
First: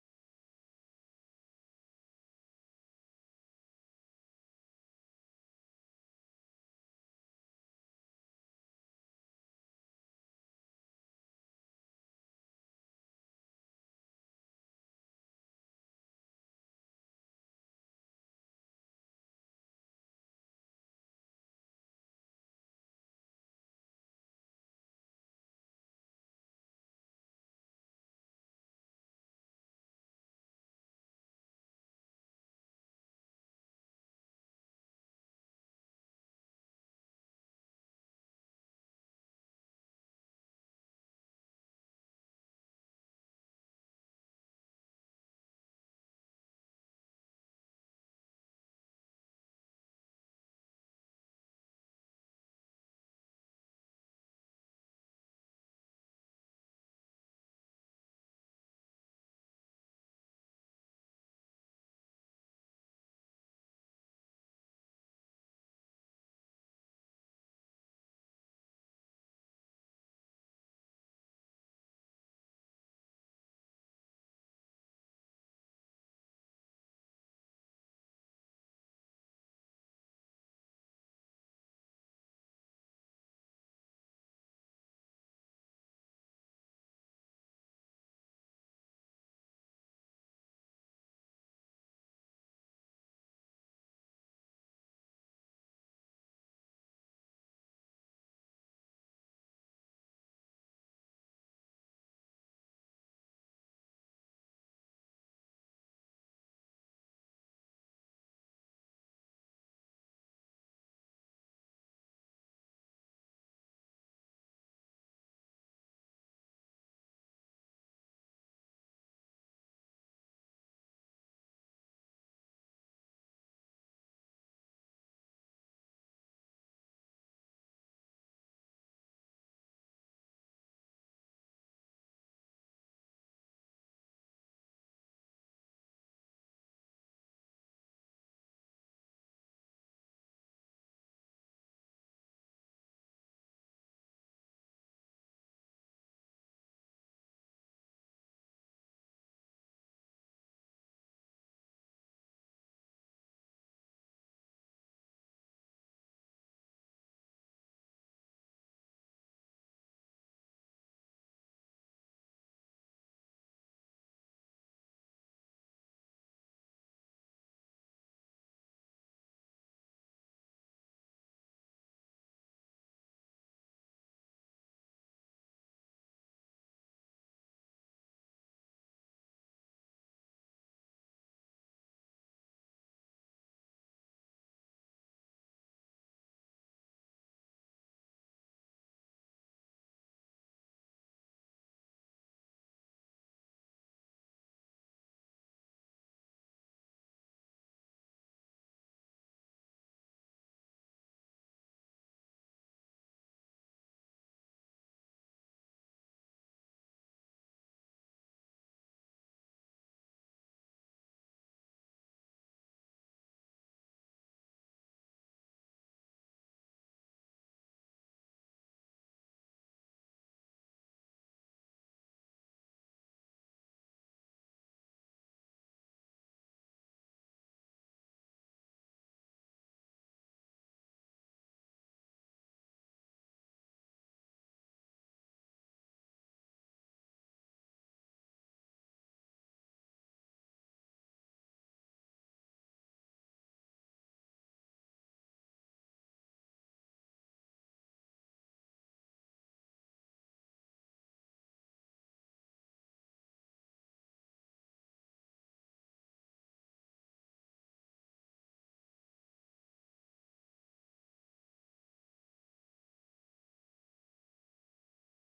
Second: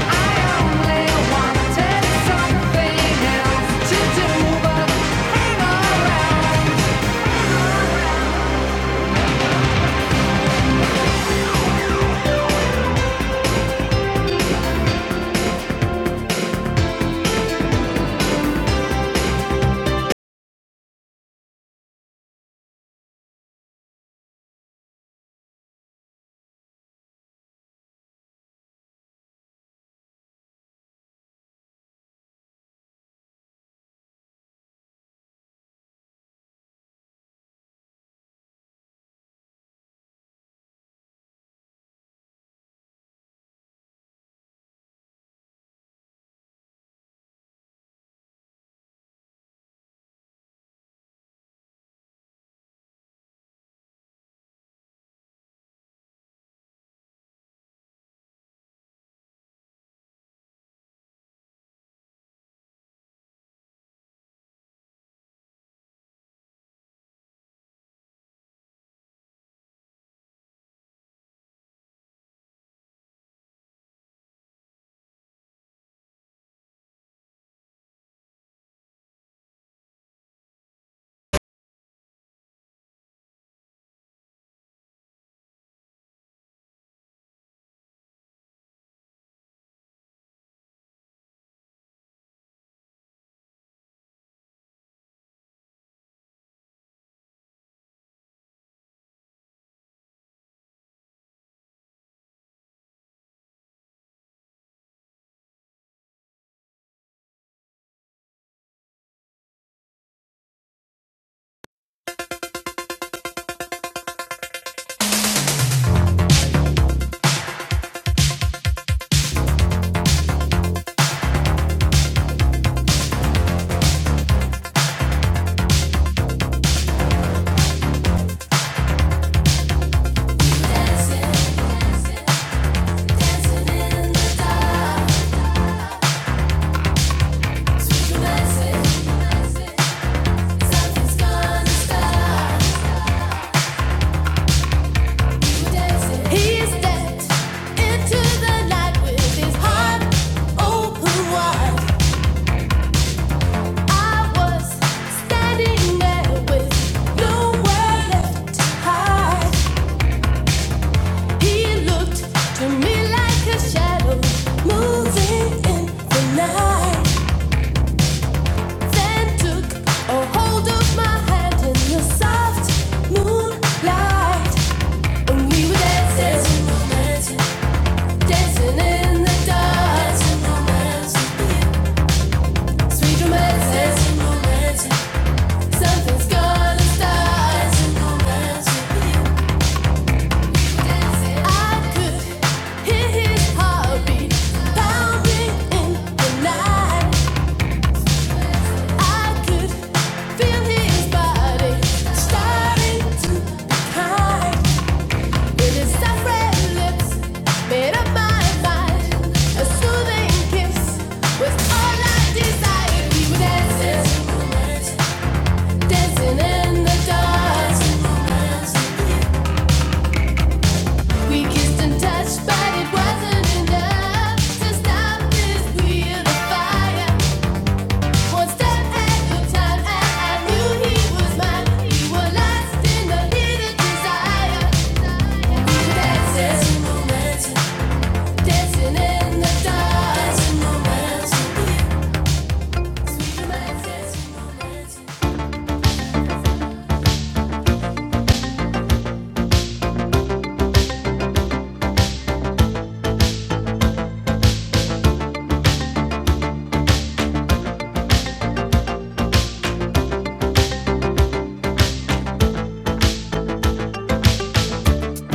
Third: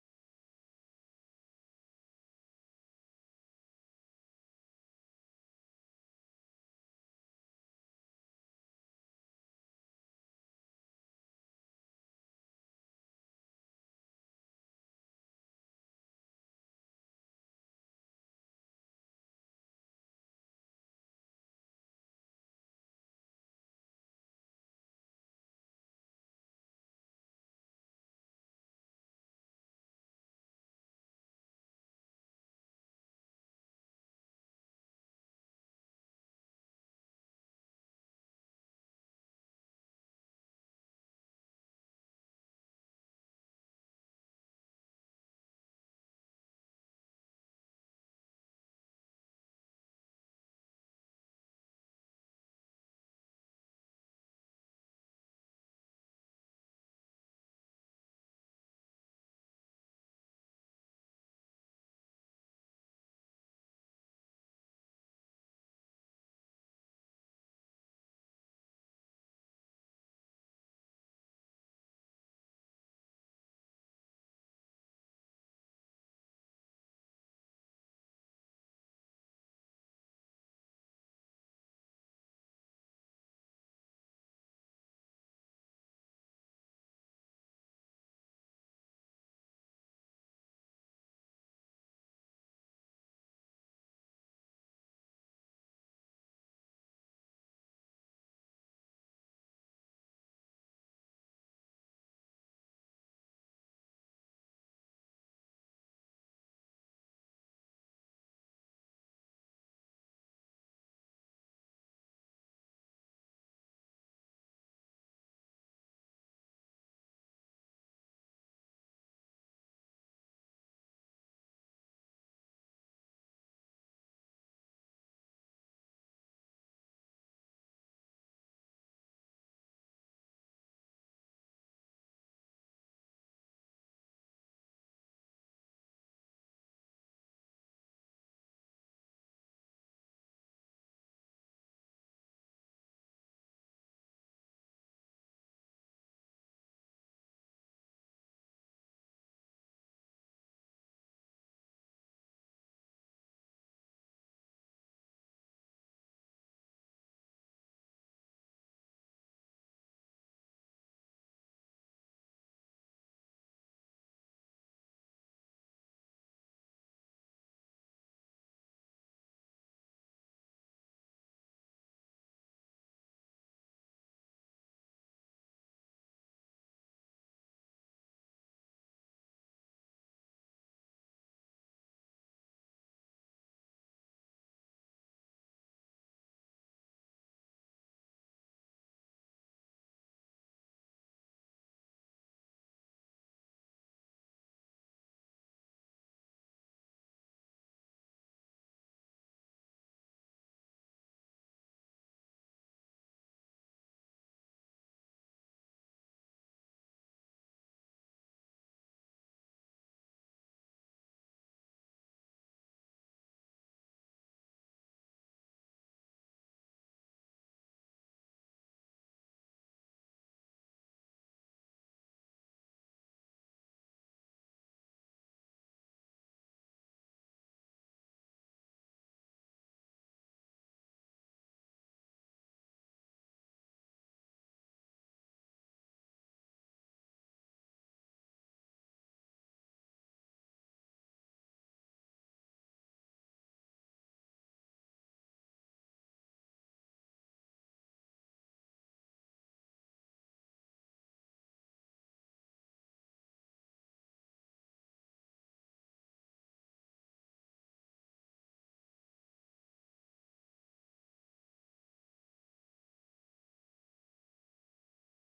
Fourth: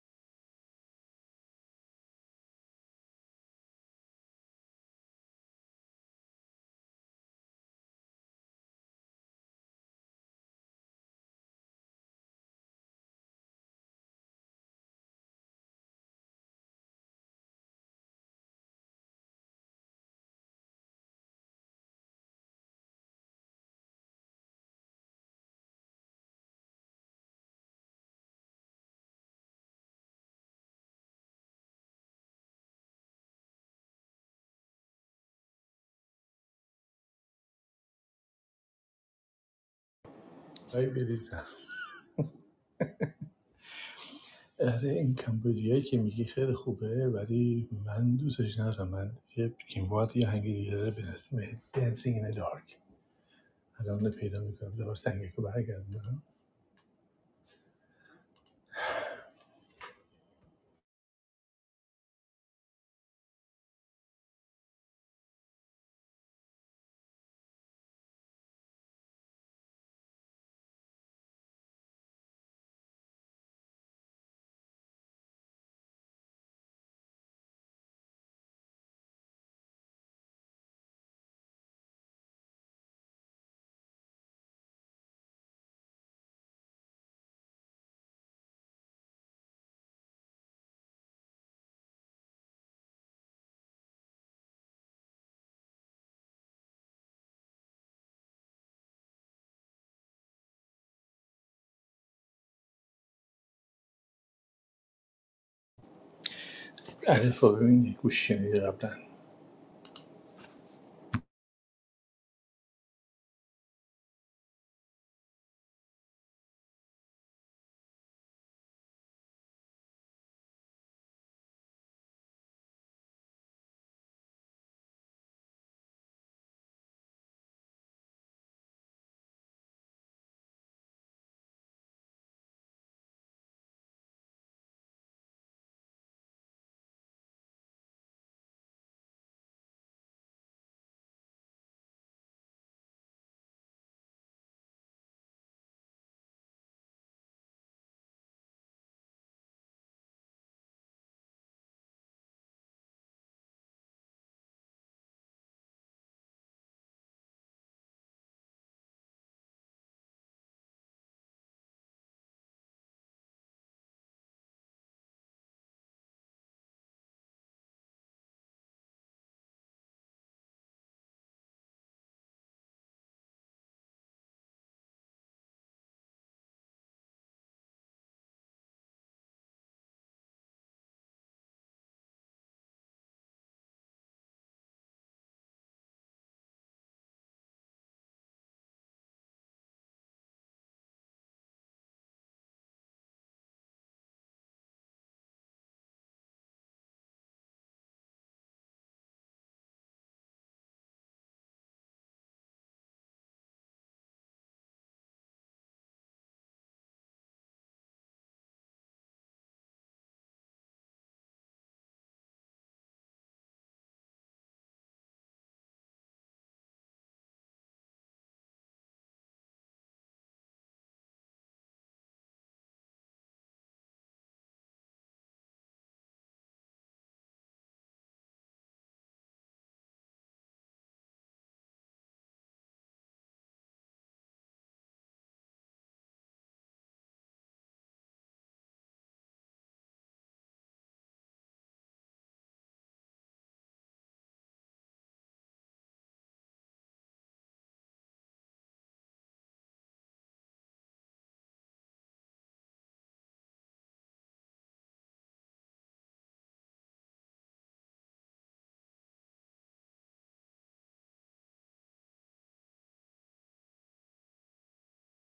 Speaker 2: I only wanted something else to do, but.
Speaker 1: آی بریزم آره این کمبودیایی که میگی خیلی خوبه ولی من دوستش ندارم من یه این باید یه هنگی دیگه داره به اسم این in the Dark الان پیدا میکنم دوباره سنگه که برگردم الفا ببینی گوش شنیدی قبلا
Speaker 2: Dancing in the dark, dancing romance, sweet romance, dancing romance. Something's gonna start. I could hear his heartbeat pounding in the night. I could feel his body starting to decline. With his soft red lips made up my mind. A soothing kiss was all I desired. We were dancing, dancing in the dark. We kissed and touched, but it wasn't enough to stop this wheel of fire. One step at a time, and I knew he was mine. We were lost in the hidden desire. dancing, in the dark. Dancing momentum, sweet dancing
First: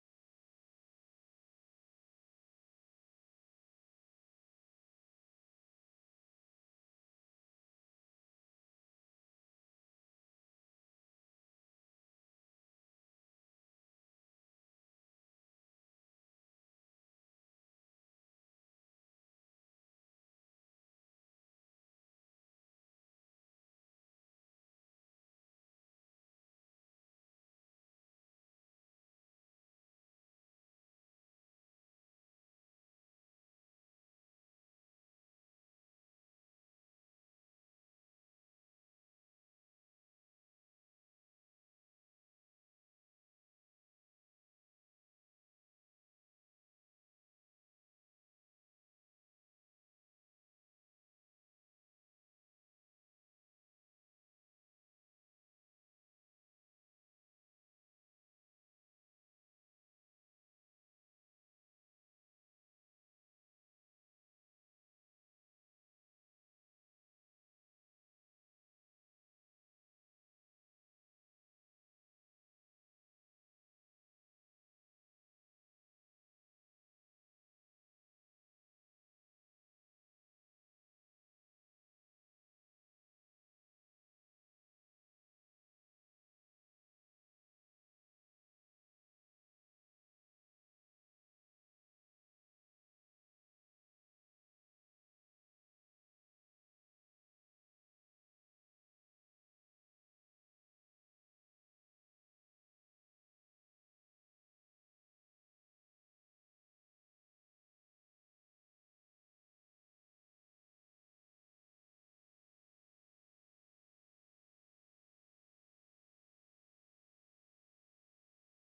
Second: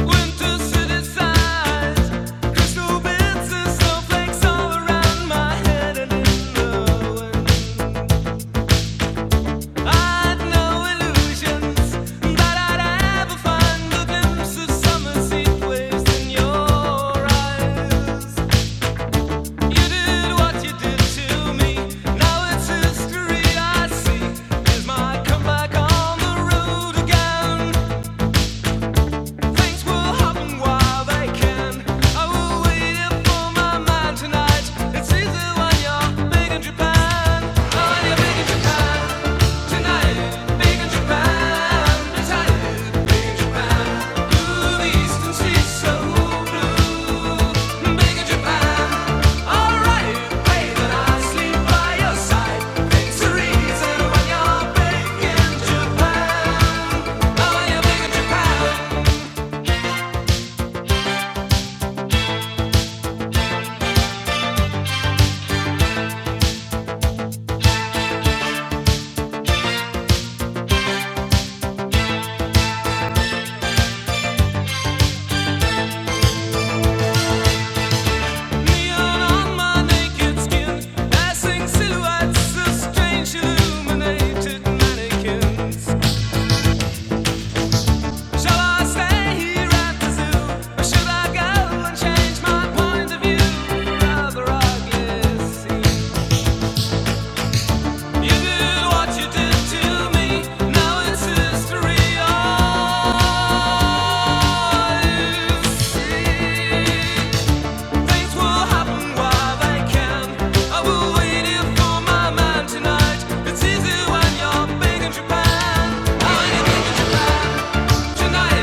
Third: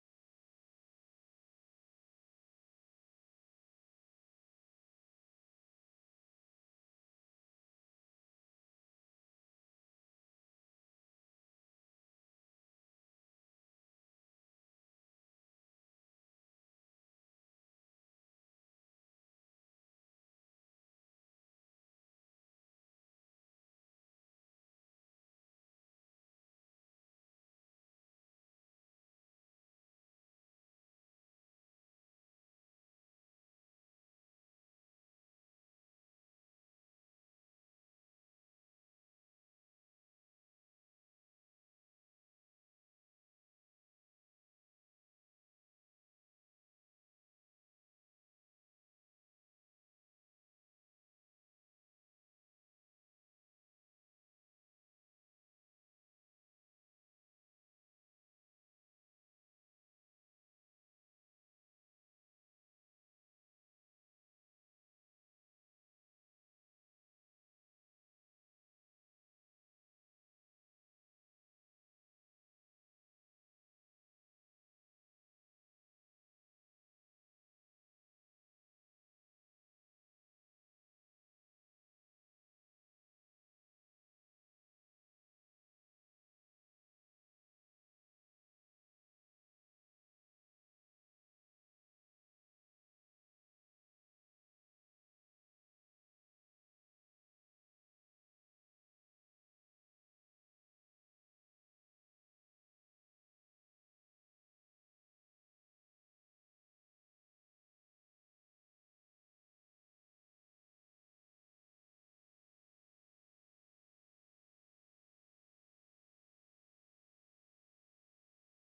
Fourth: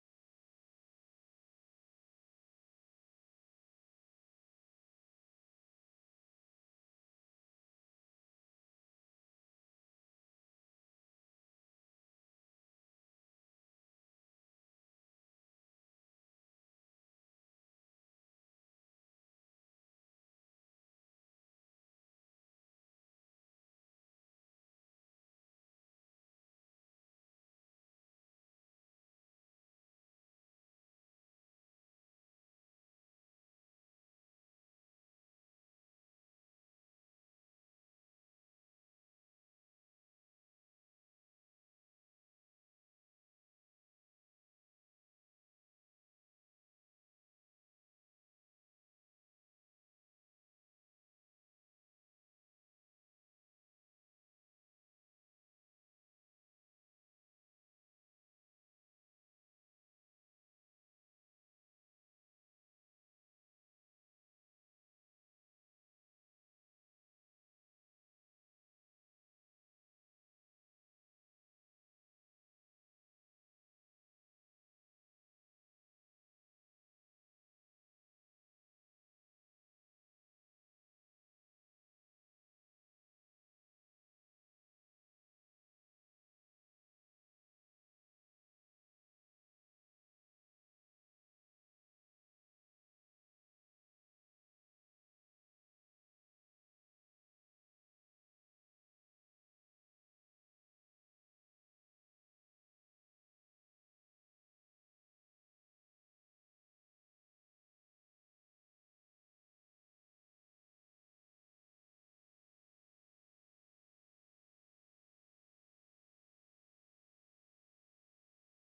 Speaker 2: Winter city sighs, crystal bits and snowflakes all around my head and in the wind. I'd no illusions that I'd ever find a glimpse of summer seed waves in your eyes. You did what you did to me. Now it's history I see. Is my comeback on the road again? Things will happen while they can. I will wait for my man tonight. It's easy when you're big Japan. Oh, when you're big Japan. Silhouettes of strange illuminated mannequins. Shall I stay here at the zoo, or should I go and change my point of view? Rather, I guess you did what you did to me. Now it's history. I see things will happen while they can. I will wait here for my man tonight. It's easy when you're big Japan. I'm big Japan. Japan.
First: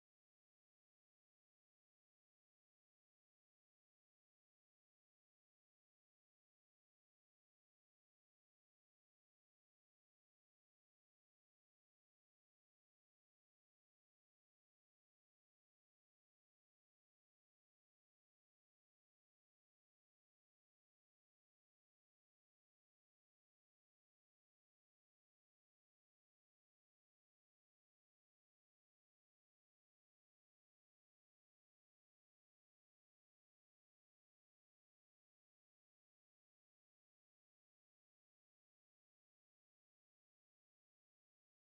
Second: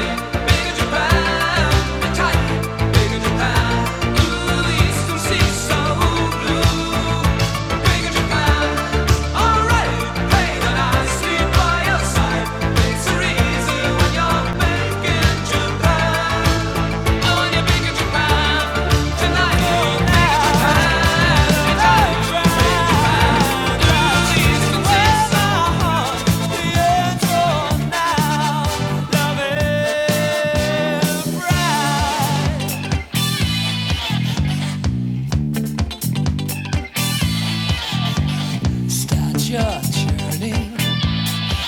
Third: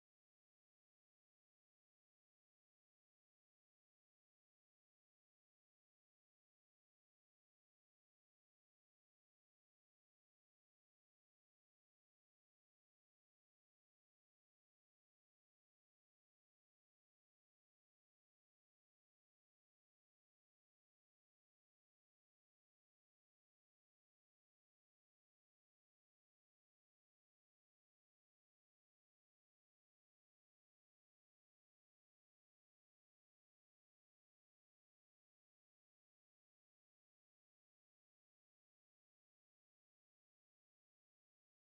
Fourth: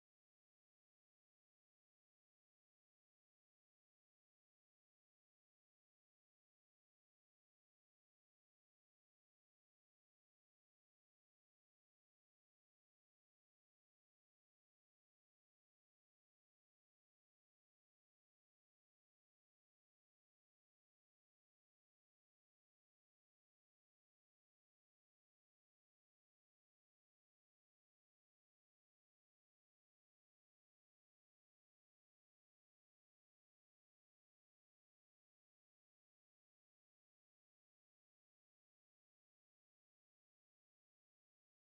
Speaker 2: Start your journey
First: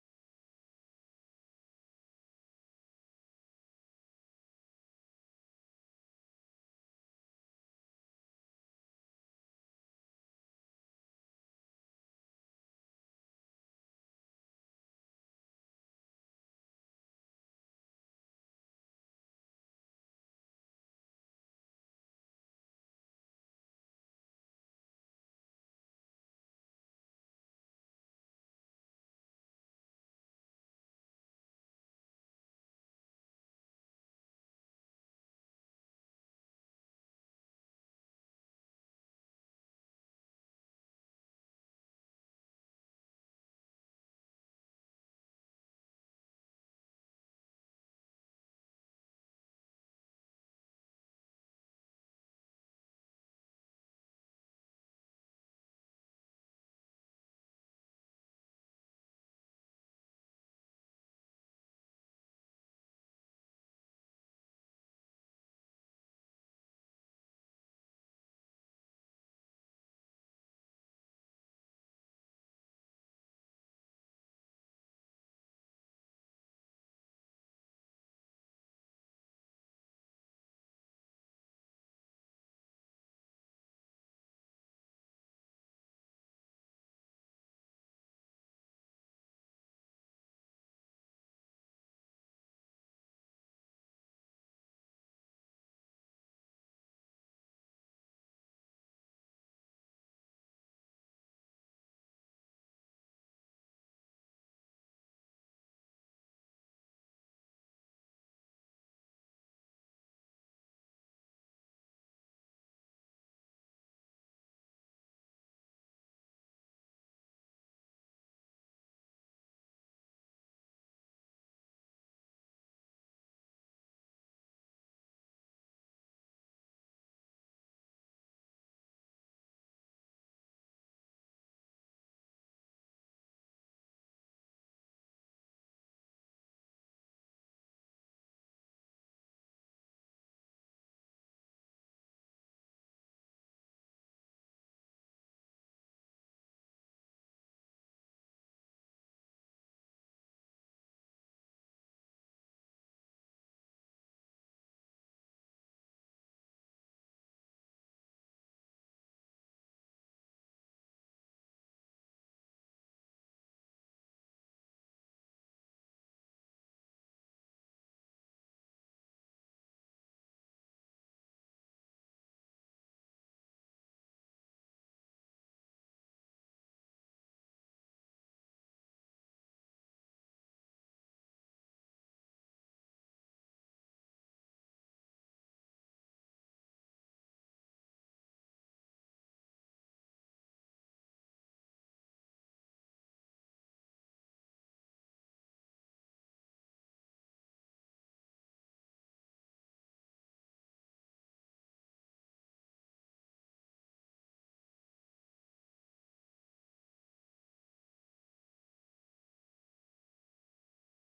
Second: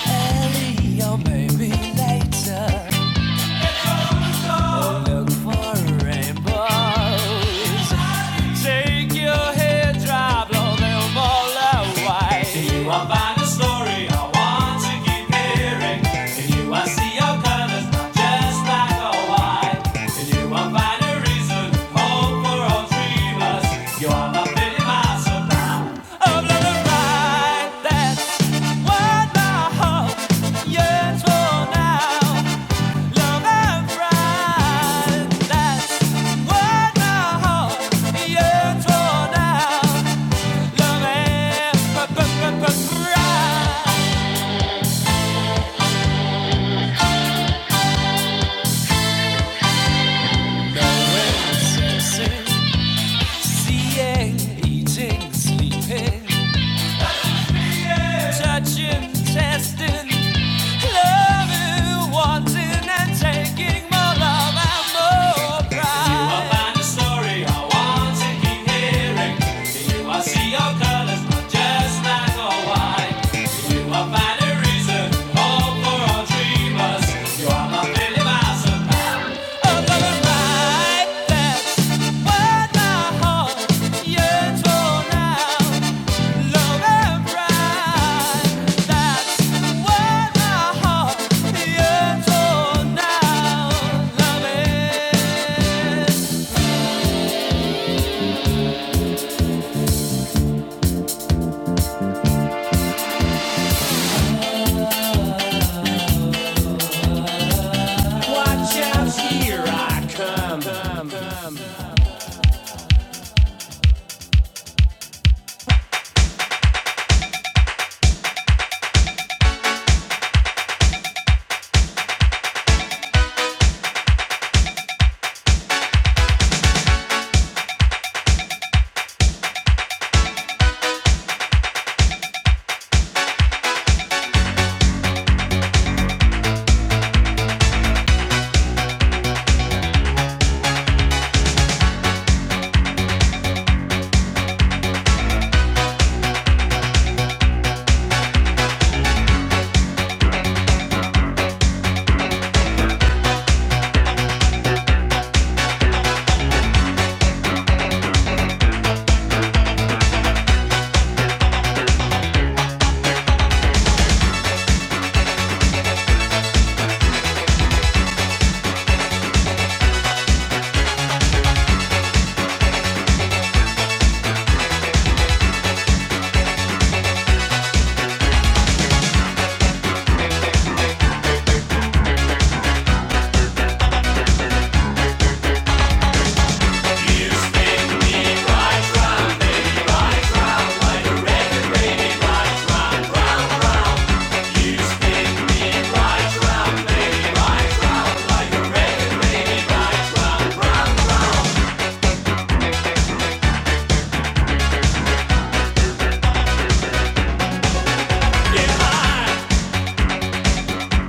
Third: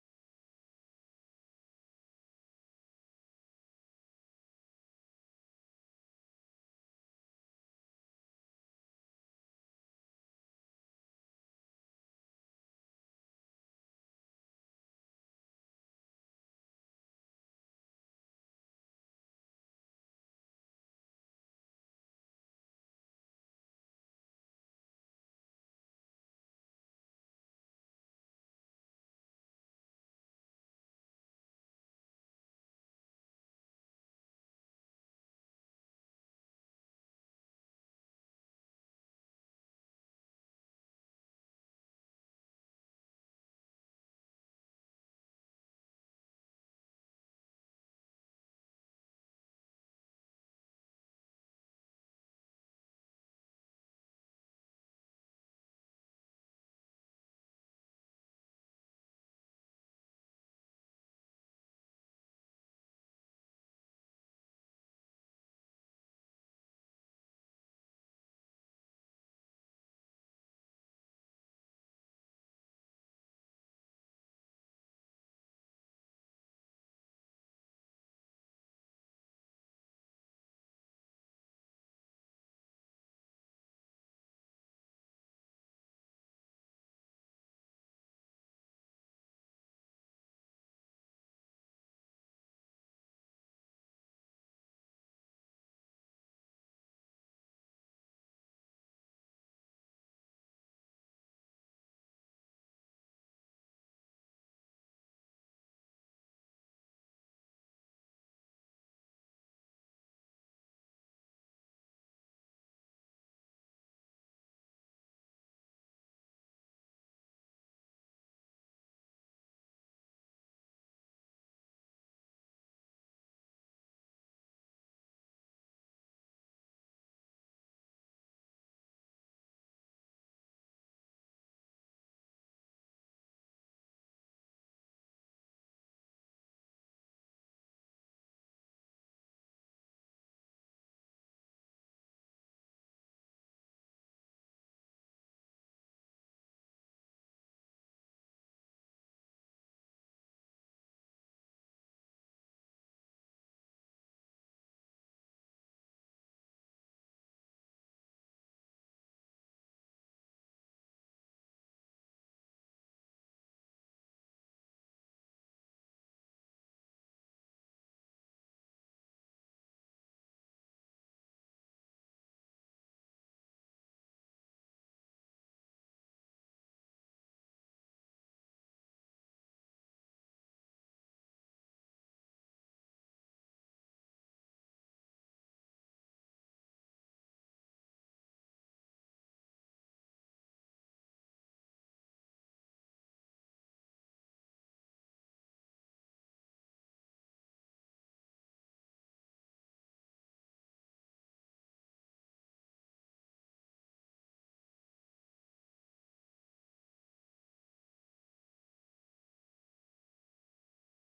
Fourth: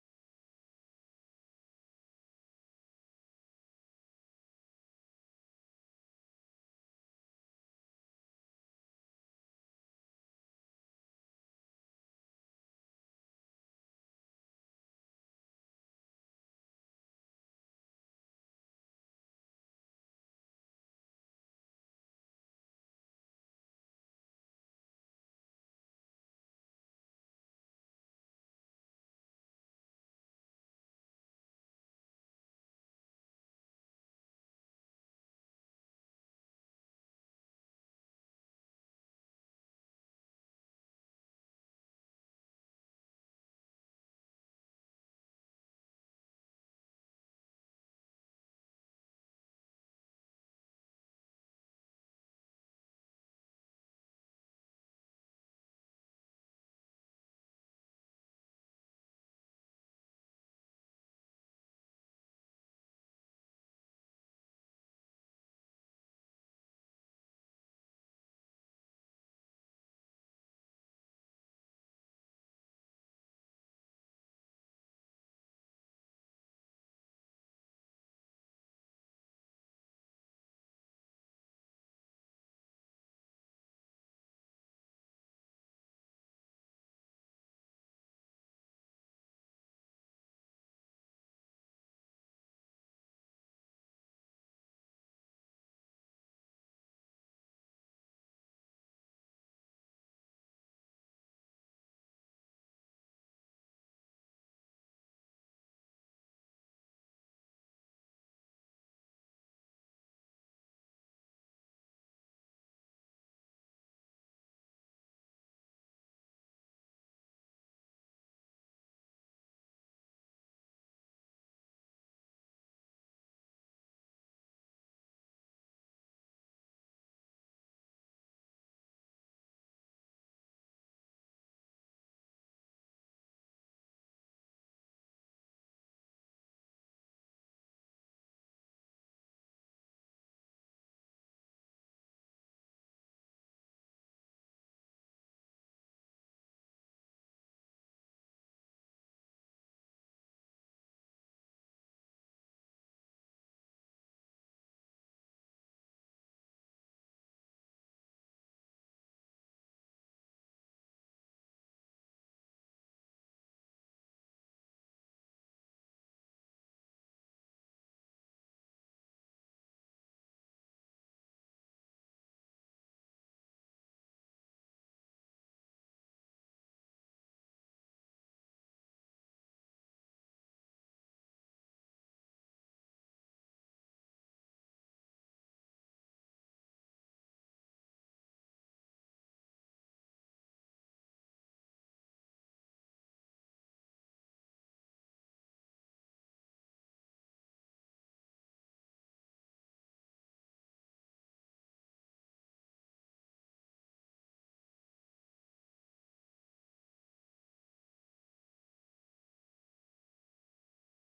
Speaker 2: early or maybe later. Look for rainbows. Take your hairdryer, blow them all away. you I find a story I want to keep hearing. you I see your colors, not just black or white. you I find a reason, hope for all three You are my fitting Of love and pride, that's what my heart yearns for now. Seeing, eating, sleeping. Touching, testing, loving, wanting, and taking more love and more pride. You You You find a story I want to keep hearing. are colors, not just black or white. You I find a reason, hope for all dreamers. Up on the right, that's what my heart yearns for now.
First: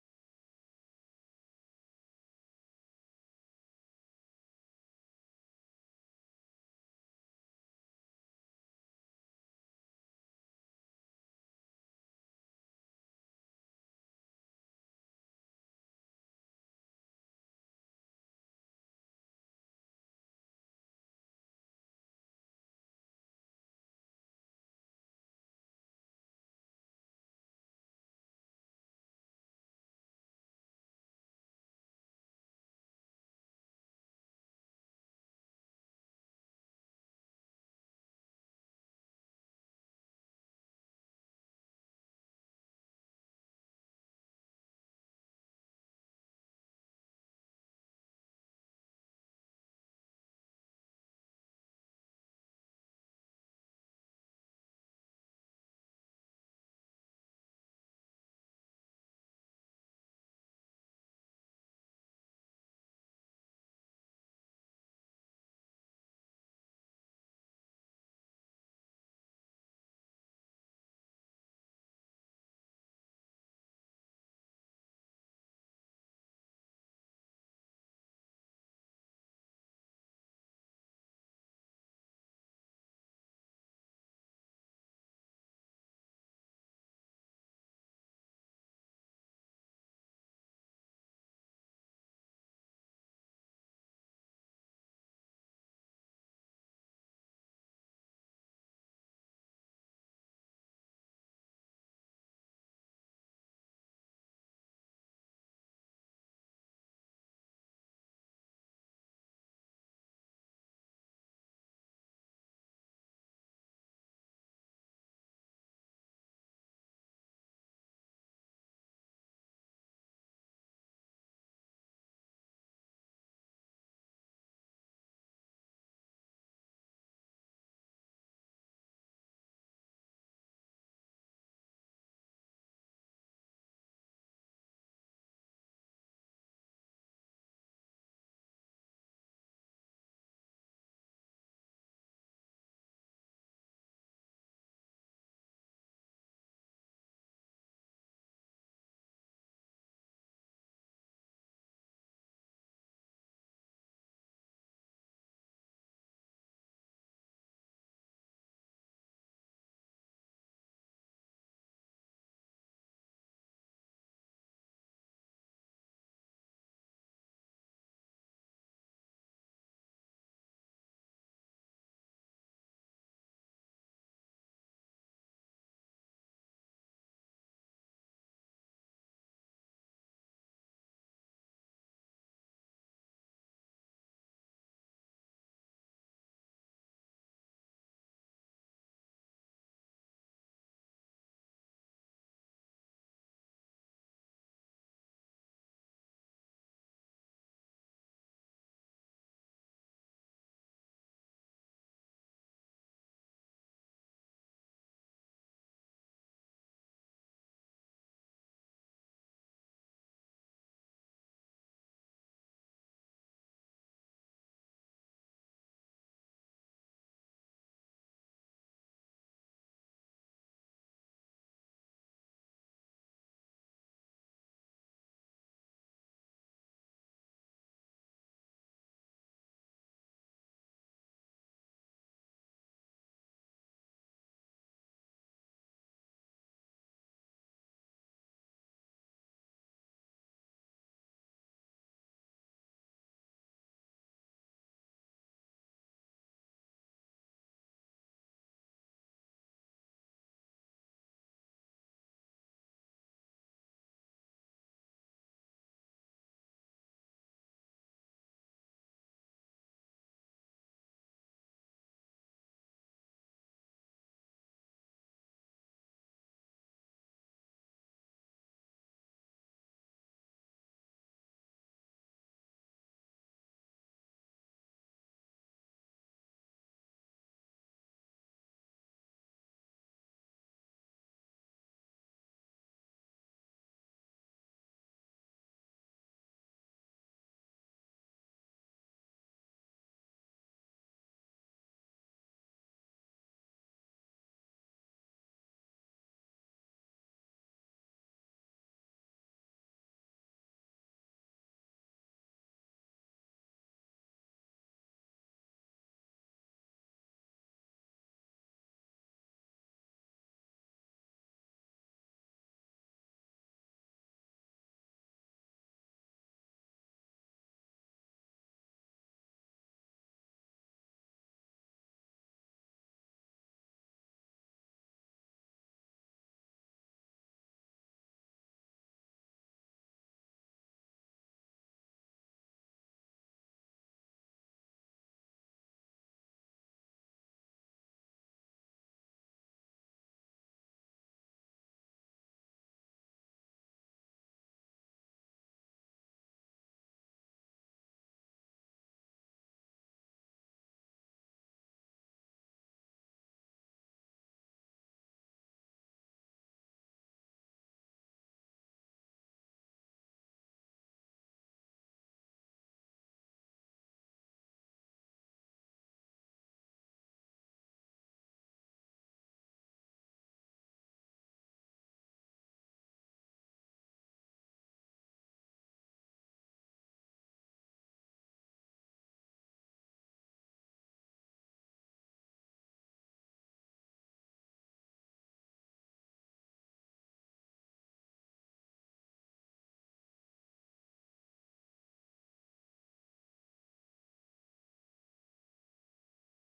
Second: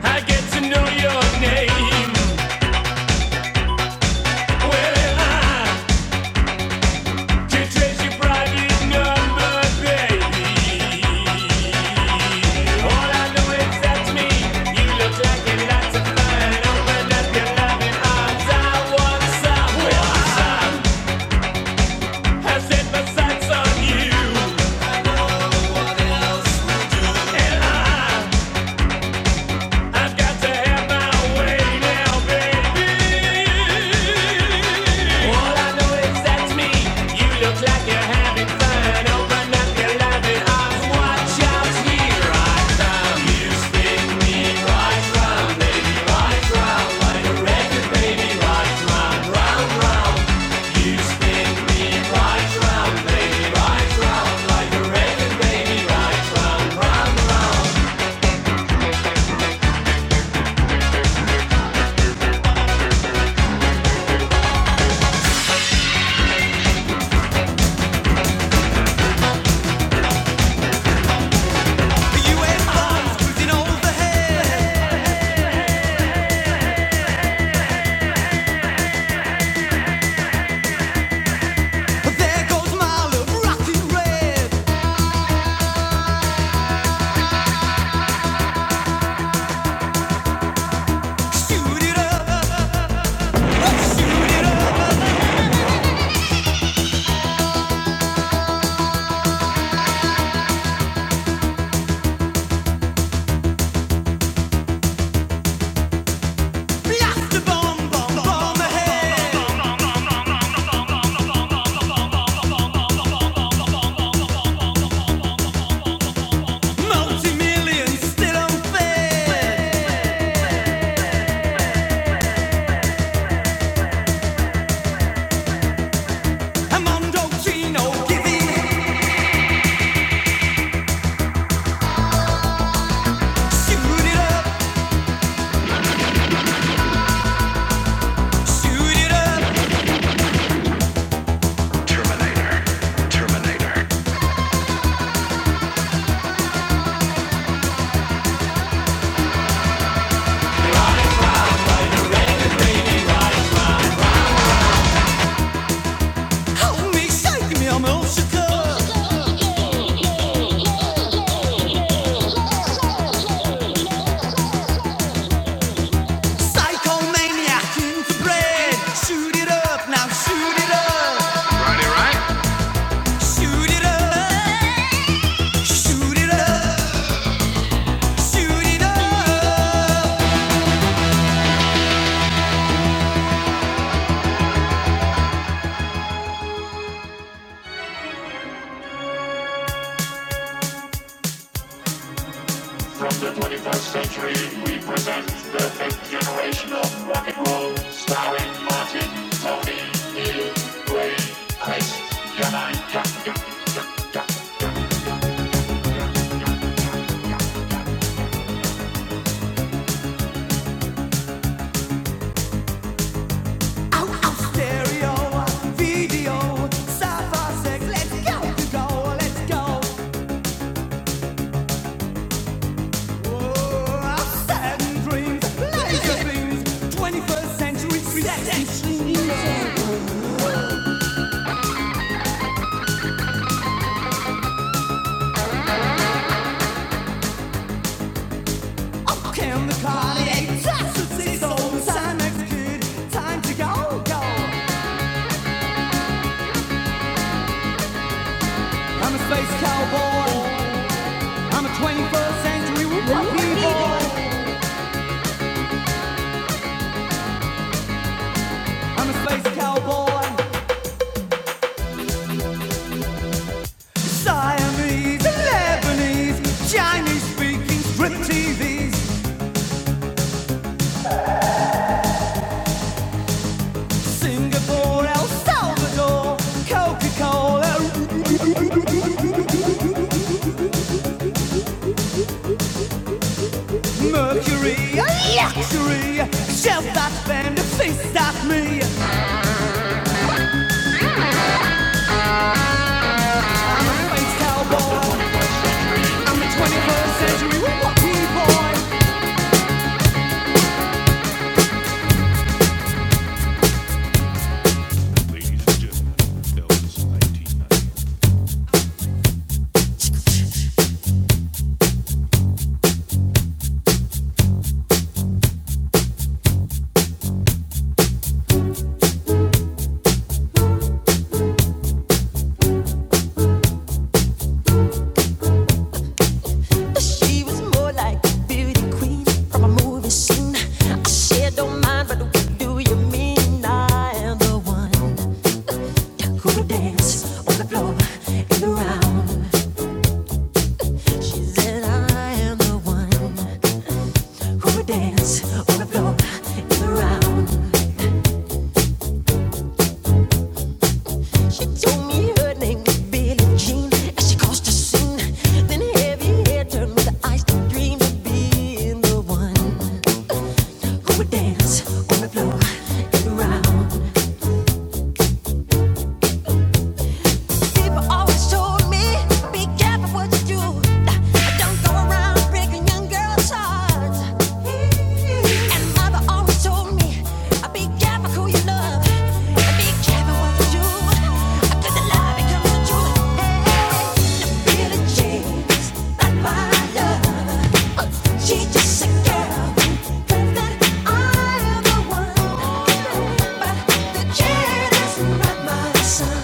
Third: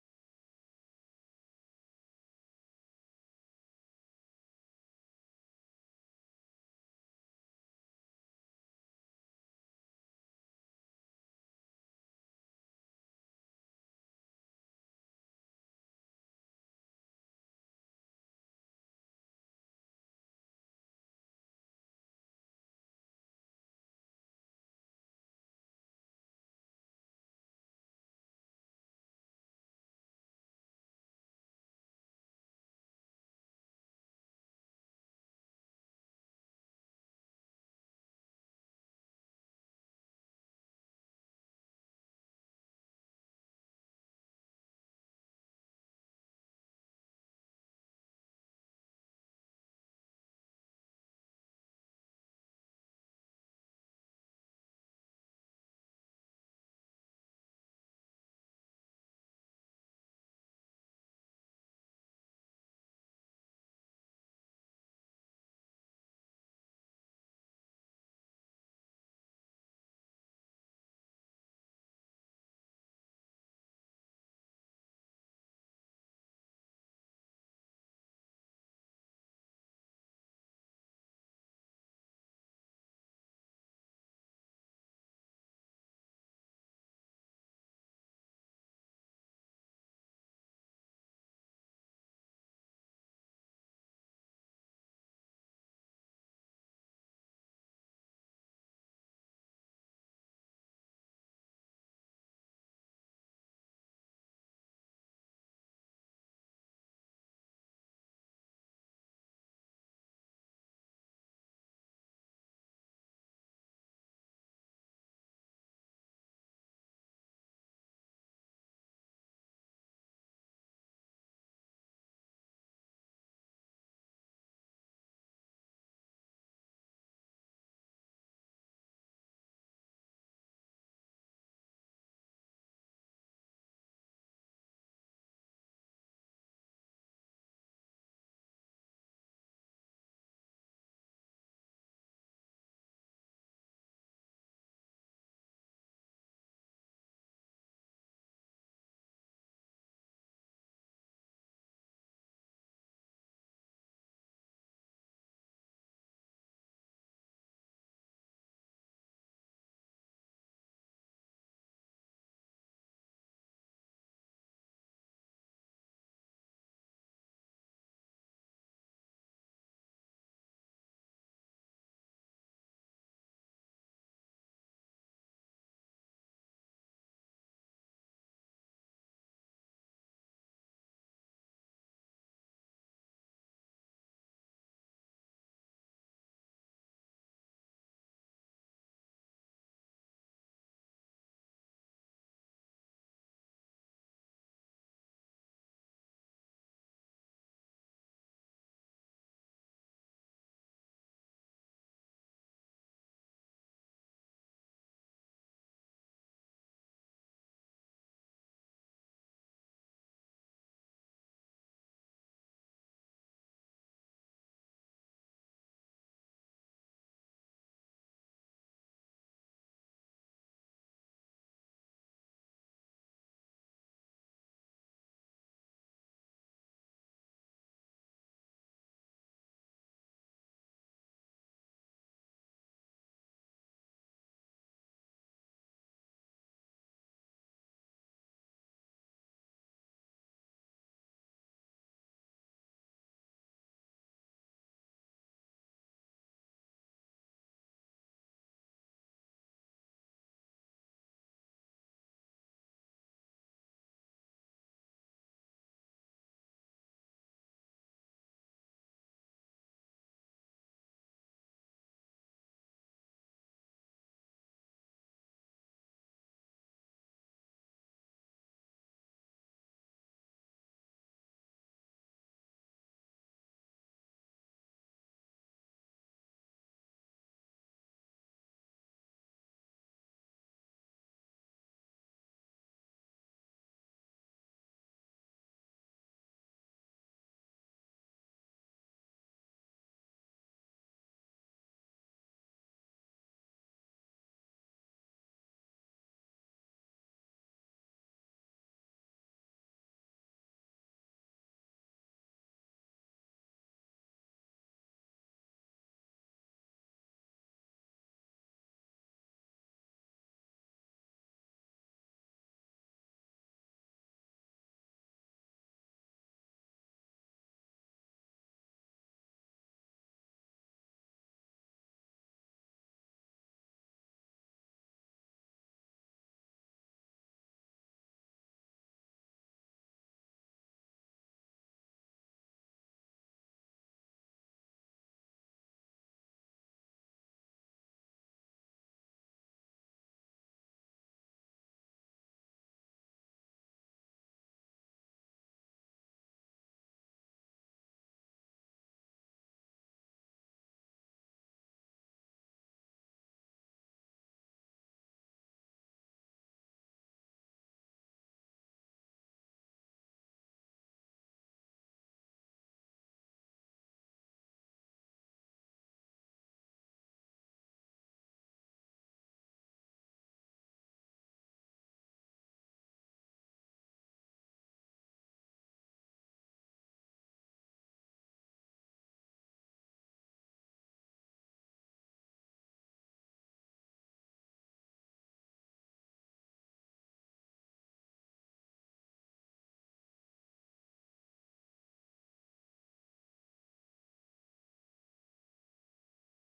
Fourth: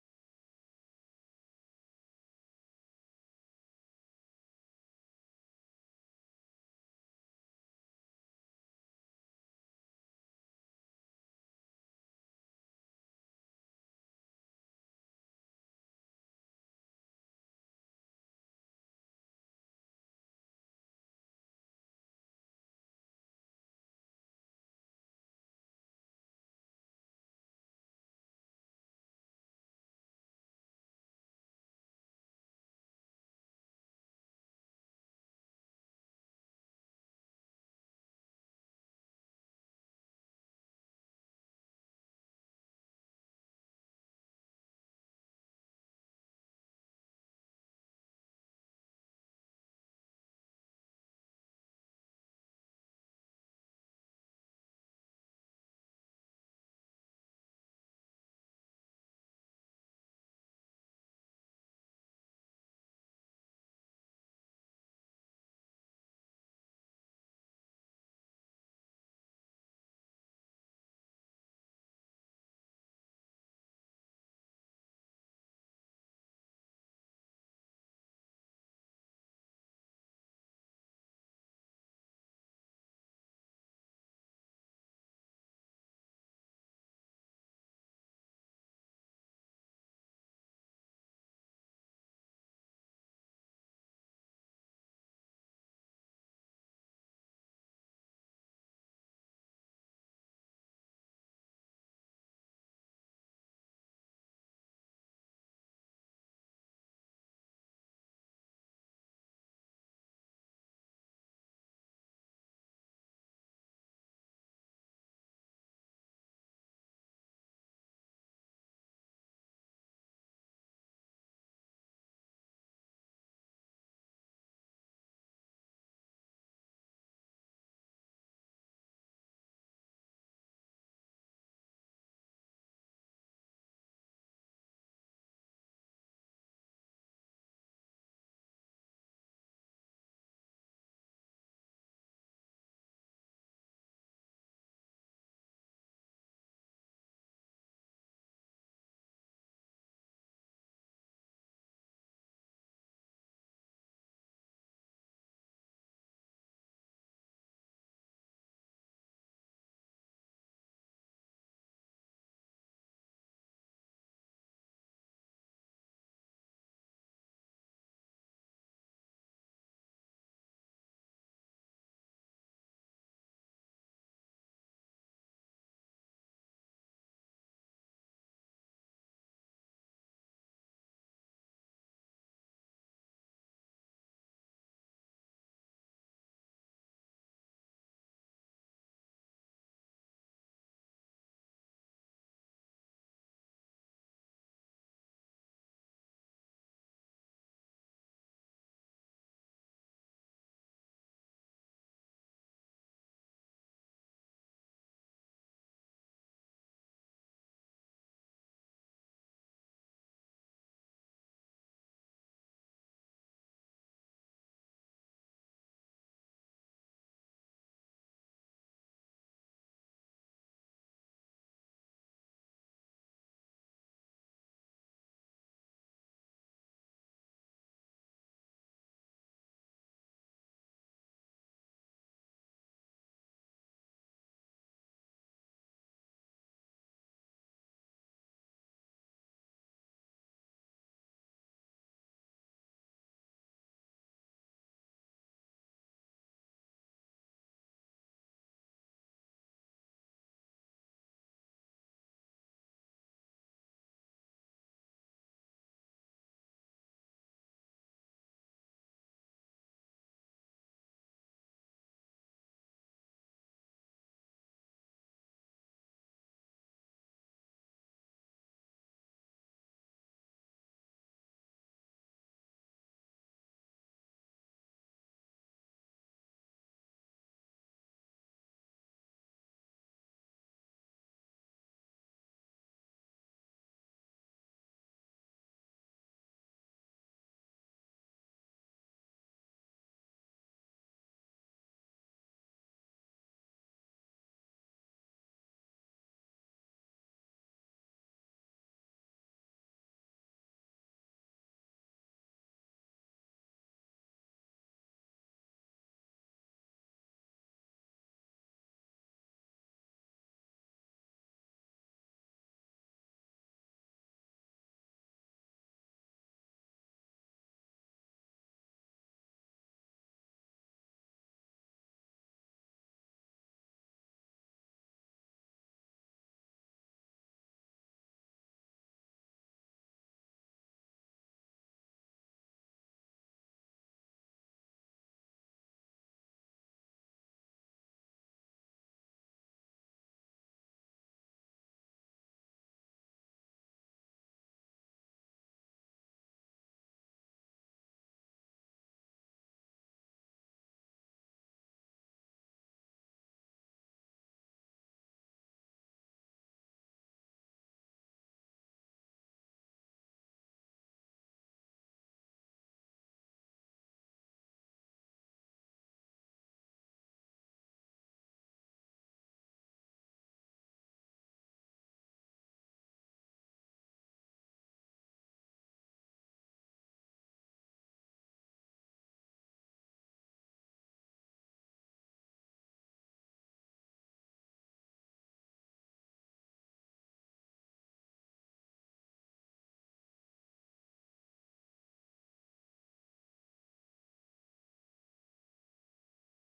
Speaker 2: I get to know your name. Well, I Set my sights on you, and I I've got to have my way now, baby. All I know is that's me. You look like you're having fun. Open up your loving arms. Watch out, here I come. You spin me right round, baby, right round like a record, baby, right. You spin me right. The U.S. cruising overhead. There goes my love, rocking red. Shoot it up from the head. Dreams, laser beams, 21st century creative. so I'm a space cowboy. I'm a 21st century whoopie boy. I'm a space cowboy. Siamese, Lebanese, Chinese speaking, strip TVs, Singapore, El Salvador, Coca-Cola, Mercury, luxury. Shell that band, a fist at me. I'm a space cowboy. 21st century boy. She was more like a beauty queen from a movie scene. I said, don't mind, but what do you mean? I am the one who would dance on the floor in the round. She said, I am the one who would dance on the floor in the round. She told me her name was Billie Jean as she crossed the scene. Then heavy hair turned with the eyes to dream of being the one. On my dance, on my floor, and around. People always told me, be careful what you do. Nah, Don't go around breaking young girls' hearts. And mother always told me, be careful who you love. Be careful what you do. 'Cause the love becomes the truth. Hey, the feeling changes, not my love. She just a girl that I'm the one, but the chair doesn't my son.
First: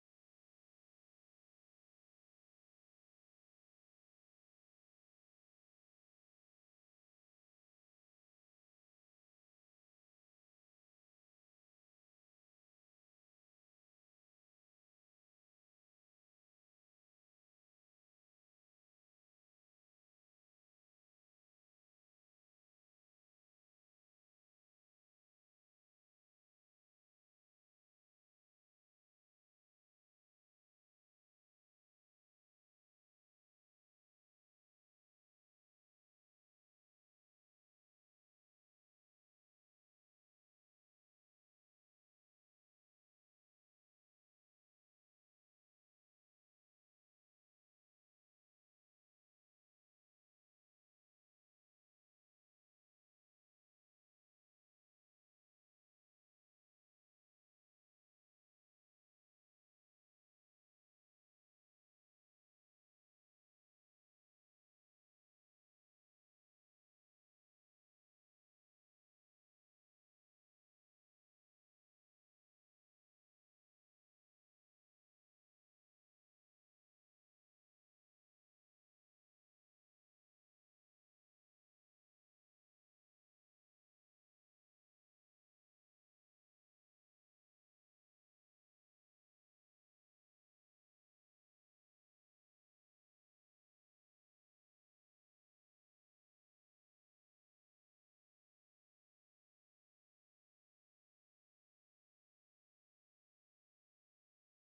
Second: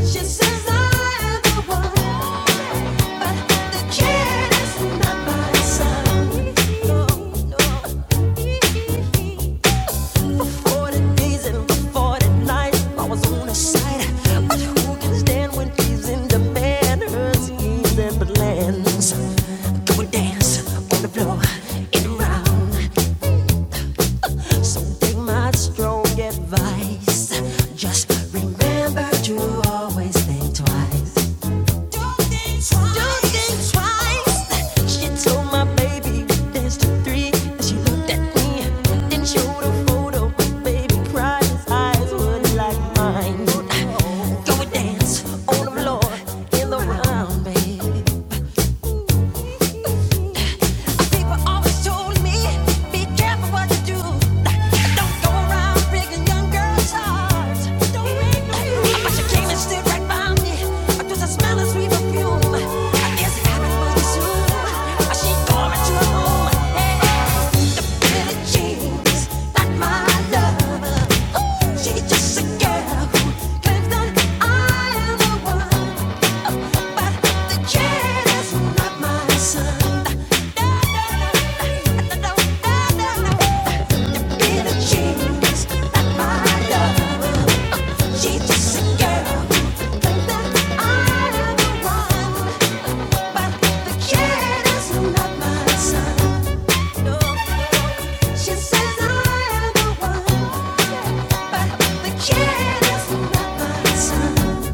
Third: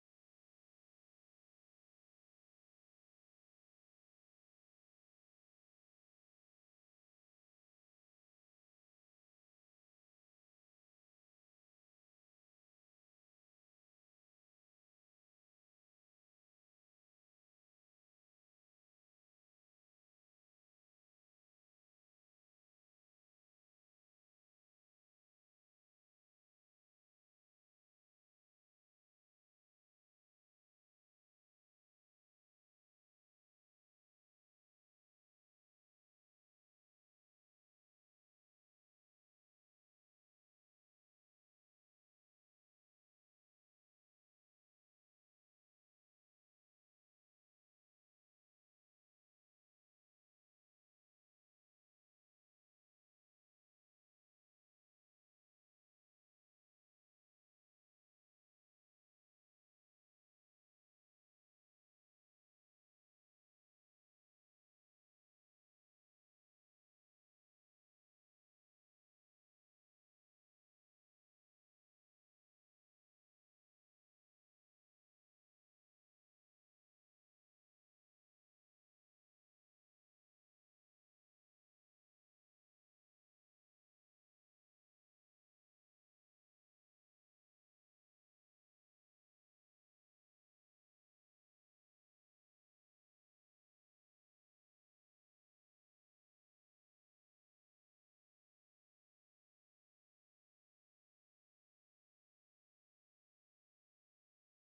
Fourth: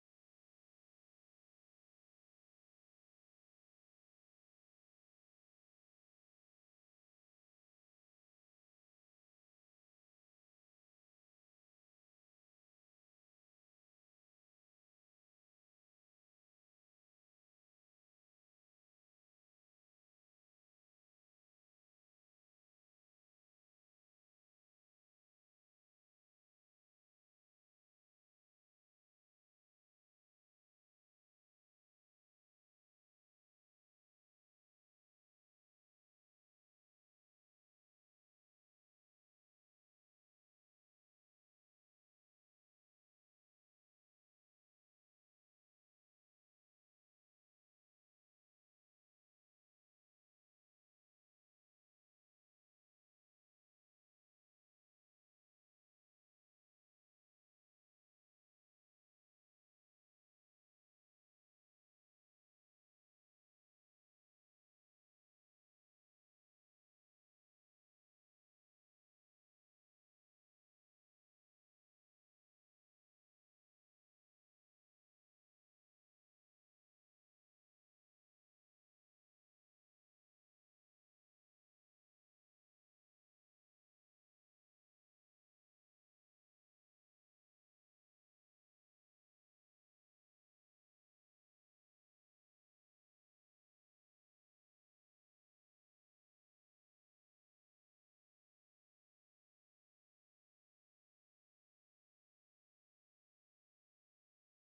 Speaker 2: She says I'm the one, but the chair doesn't my son. No, no. 40 days and 40 nights, I was on a side. But who can stand when he's in demand? Her schemes and plans. Go and dance on the floor in the round. So take my strong advice. Just remember to always think twice. Go and dance on the floor in the round, babe. People always told me, be careful what you do. Don't go around breaking young girls' hearts. no But you came and stood right by me. I just a perfume. I guess it happened soon. She going to her home. Hey, the pretty jeans, not my love. She's just a girl who claims that I am the one, but the kid is not my son. The is not my love. She's just a girl who claims that I am the one, but the kid is not my son. She says I am the one, but the kid is not my son.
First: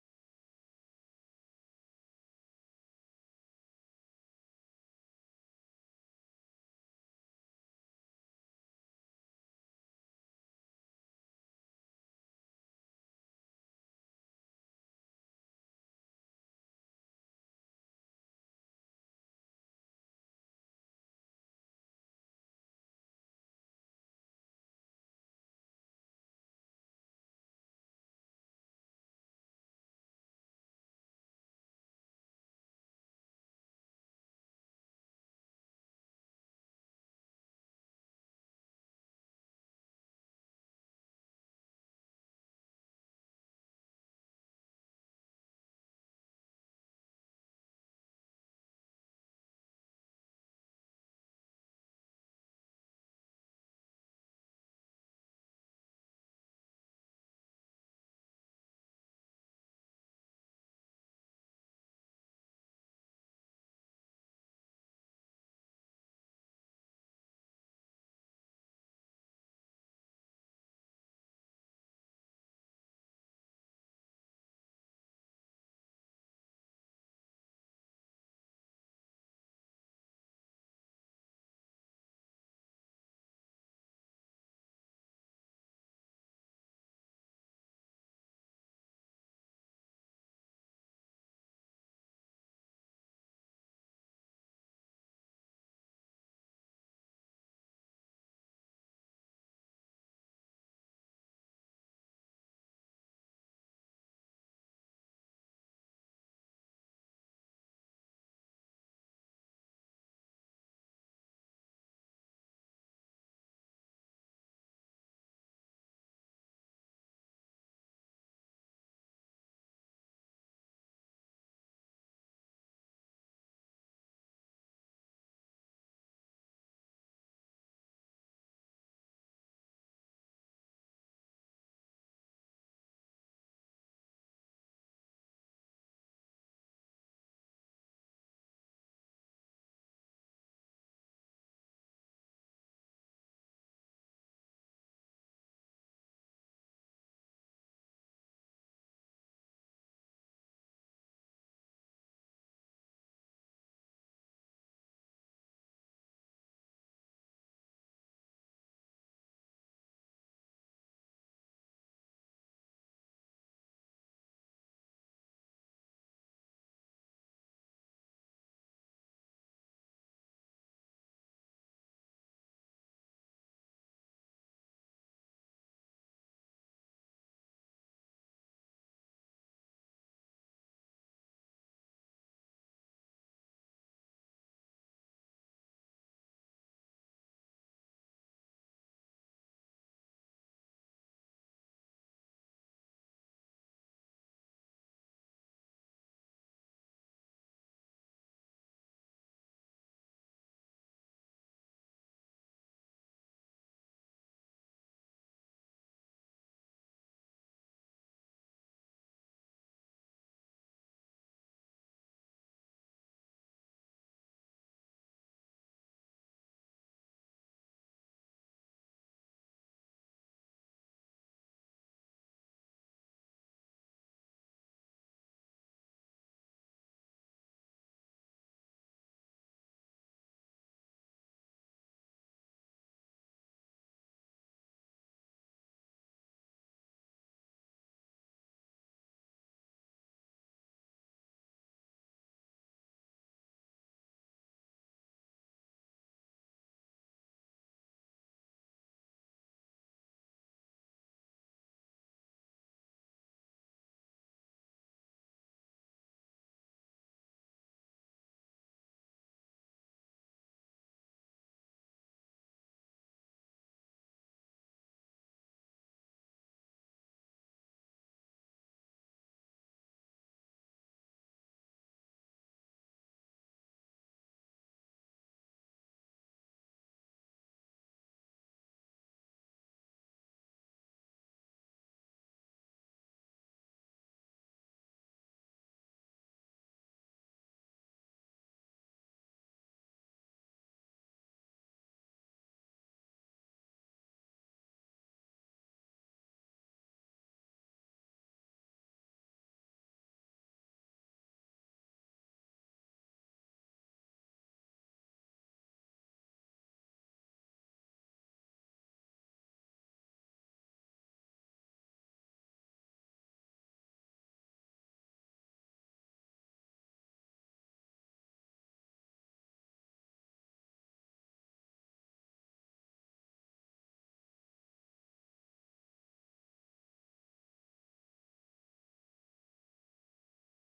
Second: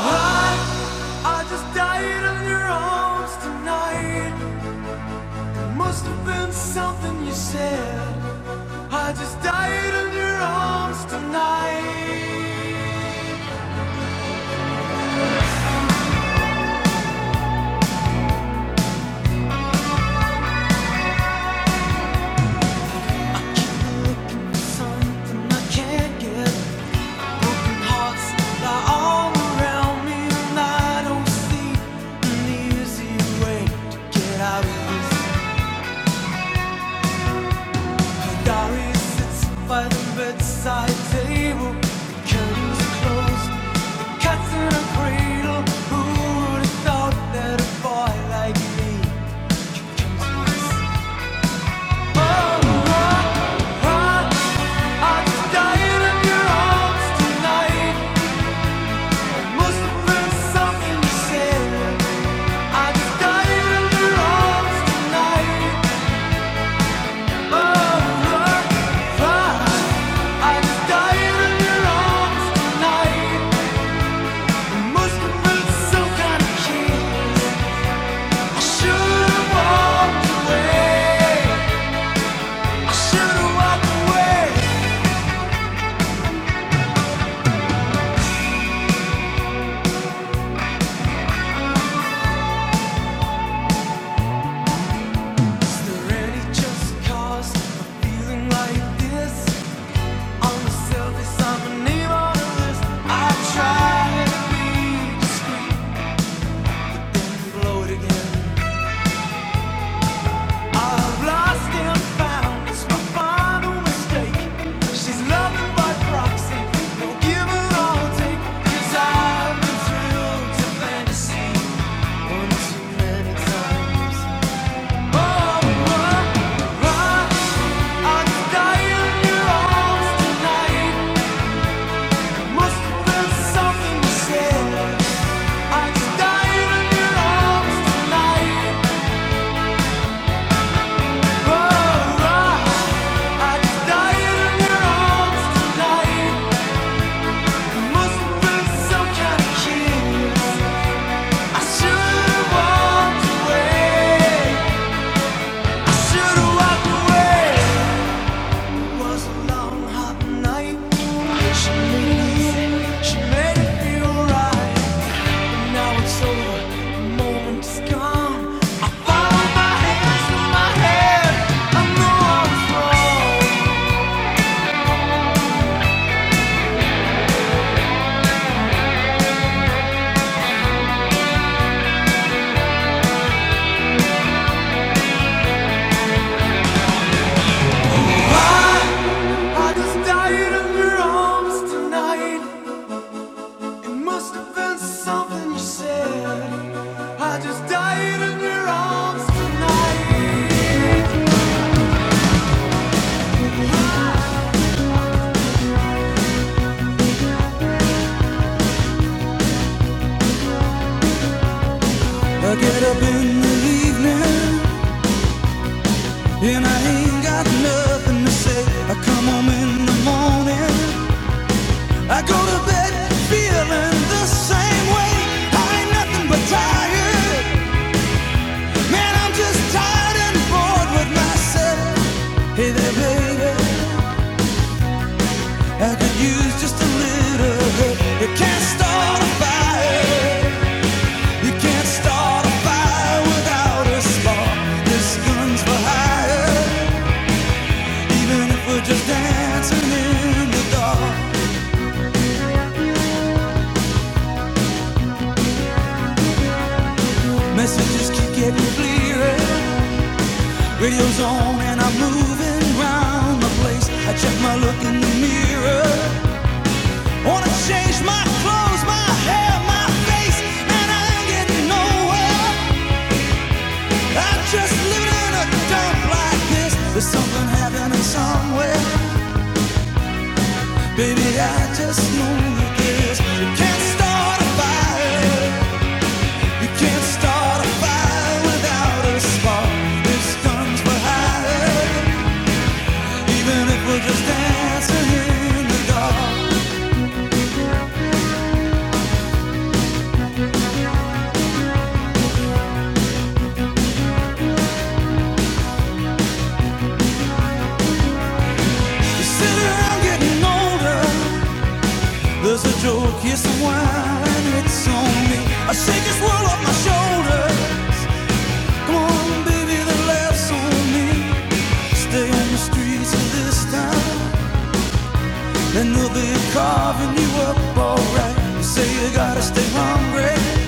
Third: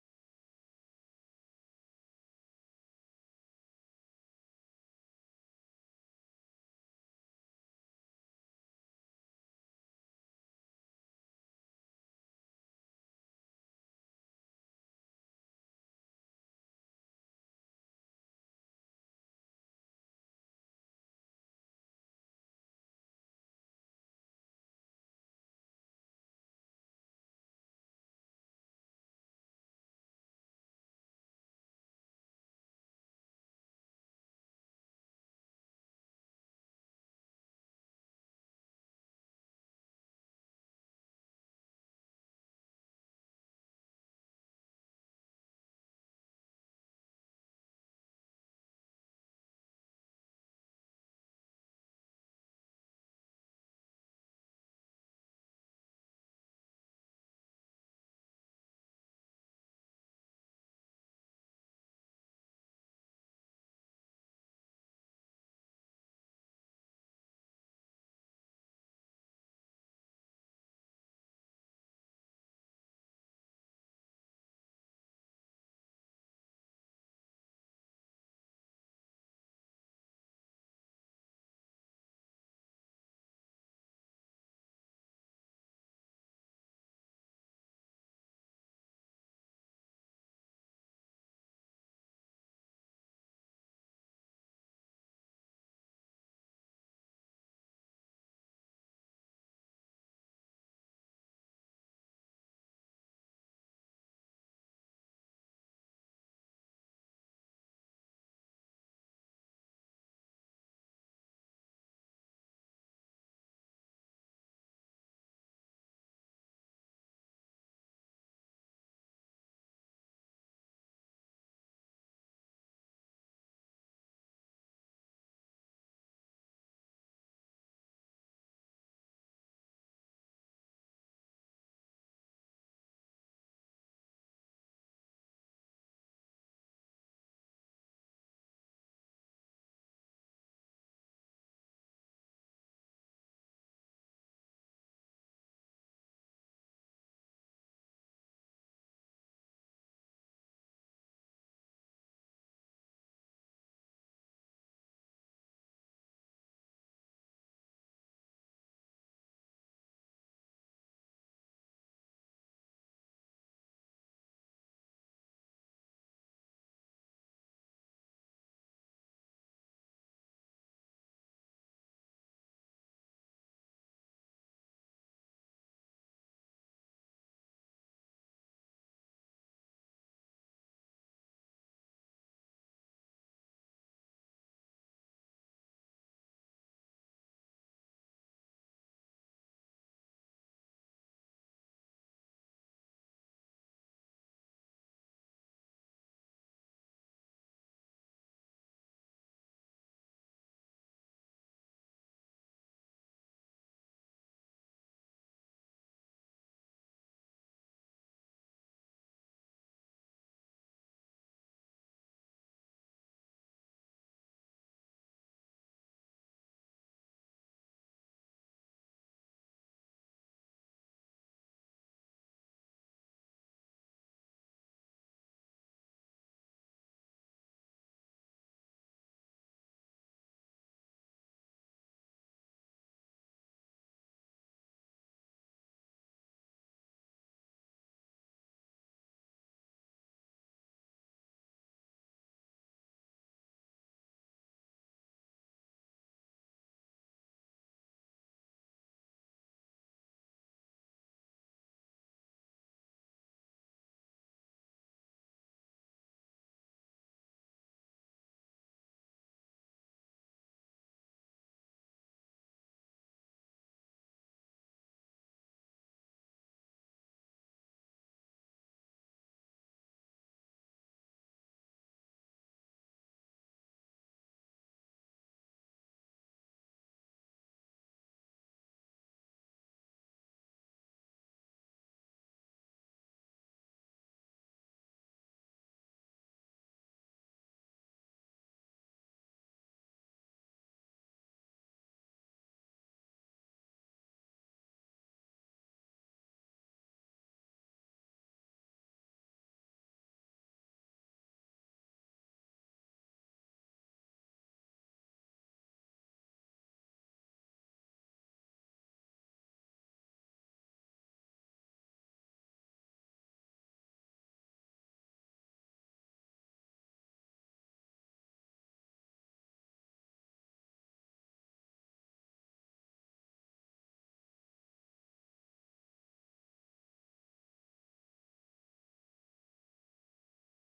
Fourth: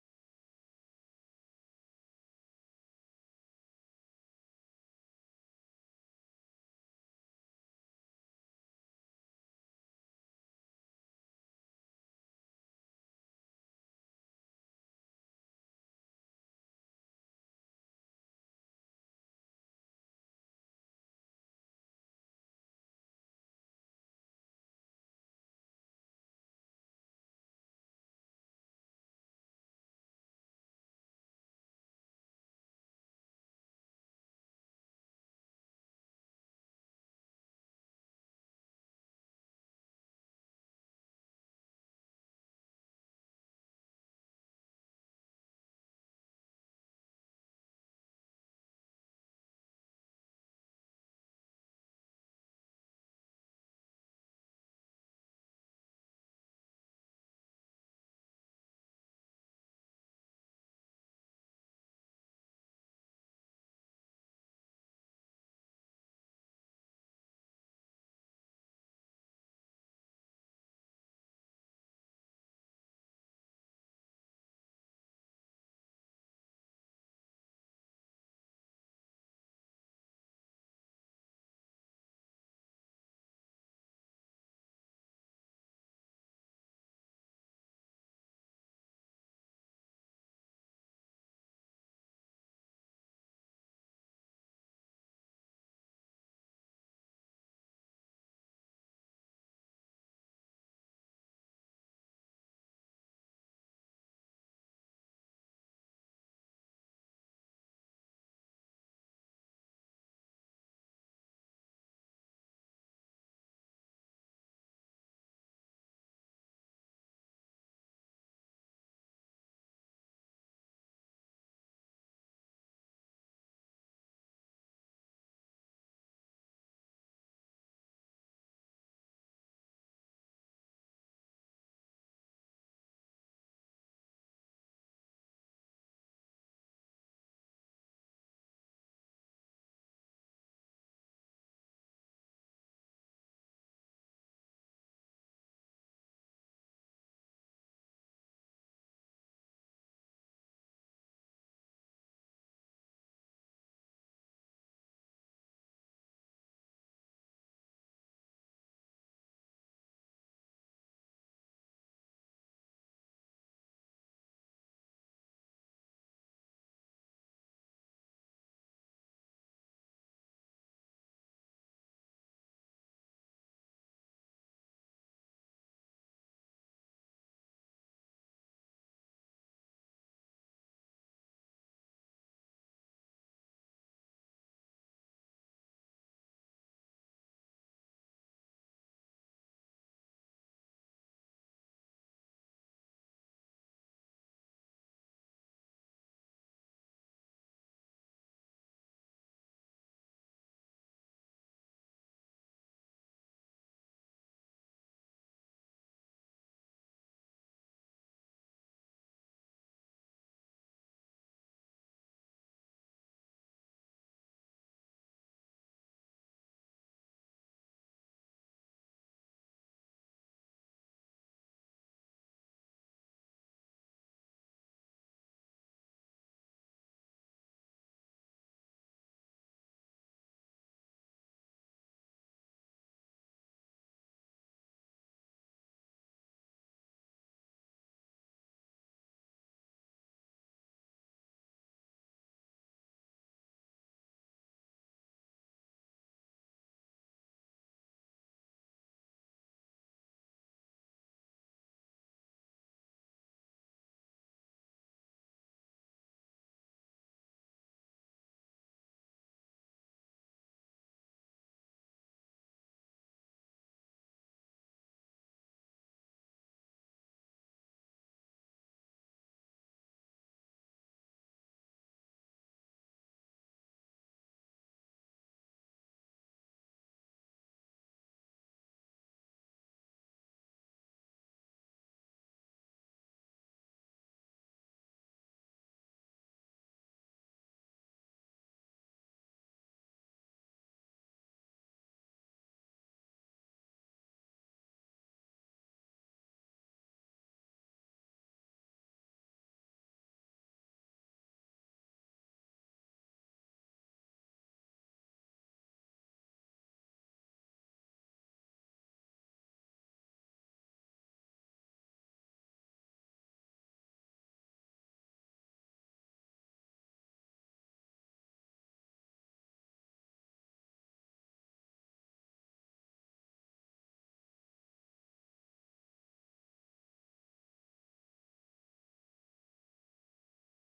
Speaker 2: I just died in your arms tonight. must have been something you said. I just died in your arms tonight. Something I can't get Something you said I just got in your arms tonight. Oh, I just got in your arms tonight. Must have been kind of kid. I should've walked away. I should've walked away. Is there any just cause for feeling like this? On the surface, I'm a name on a list. I try to be discreet, blow it again. Tonight, oh, oh, oh. I, I died in your arms tonight. Something you said I just died in your arms tonight. I get up in the evening and I ain't got nothing to say. I come home in the morning. I go to bed feeling the same way. I ain't nothing but tired. Man, I'm just tired and bored with myself. Hey there, baby. I could use just a little help. You can't start a fire. You can't start a fire without a spark. This gun's for hire, even if we're just dancing in the dark. Messages keep getting clearer. Radio's on and I'm moving round the place. I check my look in the mirror. Wanna change my clothes, my hair, my face, and I ain't getting nowhere. I'm just living in a dump like this. There's something happening somewhere. Baby, I just know you guess you can't start a fire. You can't start a fire without a spark. This guns for hire, even if we're just dancing in the dark. You sit around getting older. There's a joke, yes, a whine, and it's on me. I shake this world off my shoulder. Come on, baby, the laughs on me. Stay on the streets of this town. And they'll be carving you up alright. You say you gotta stay hungry.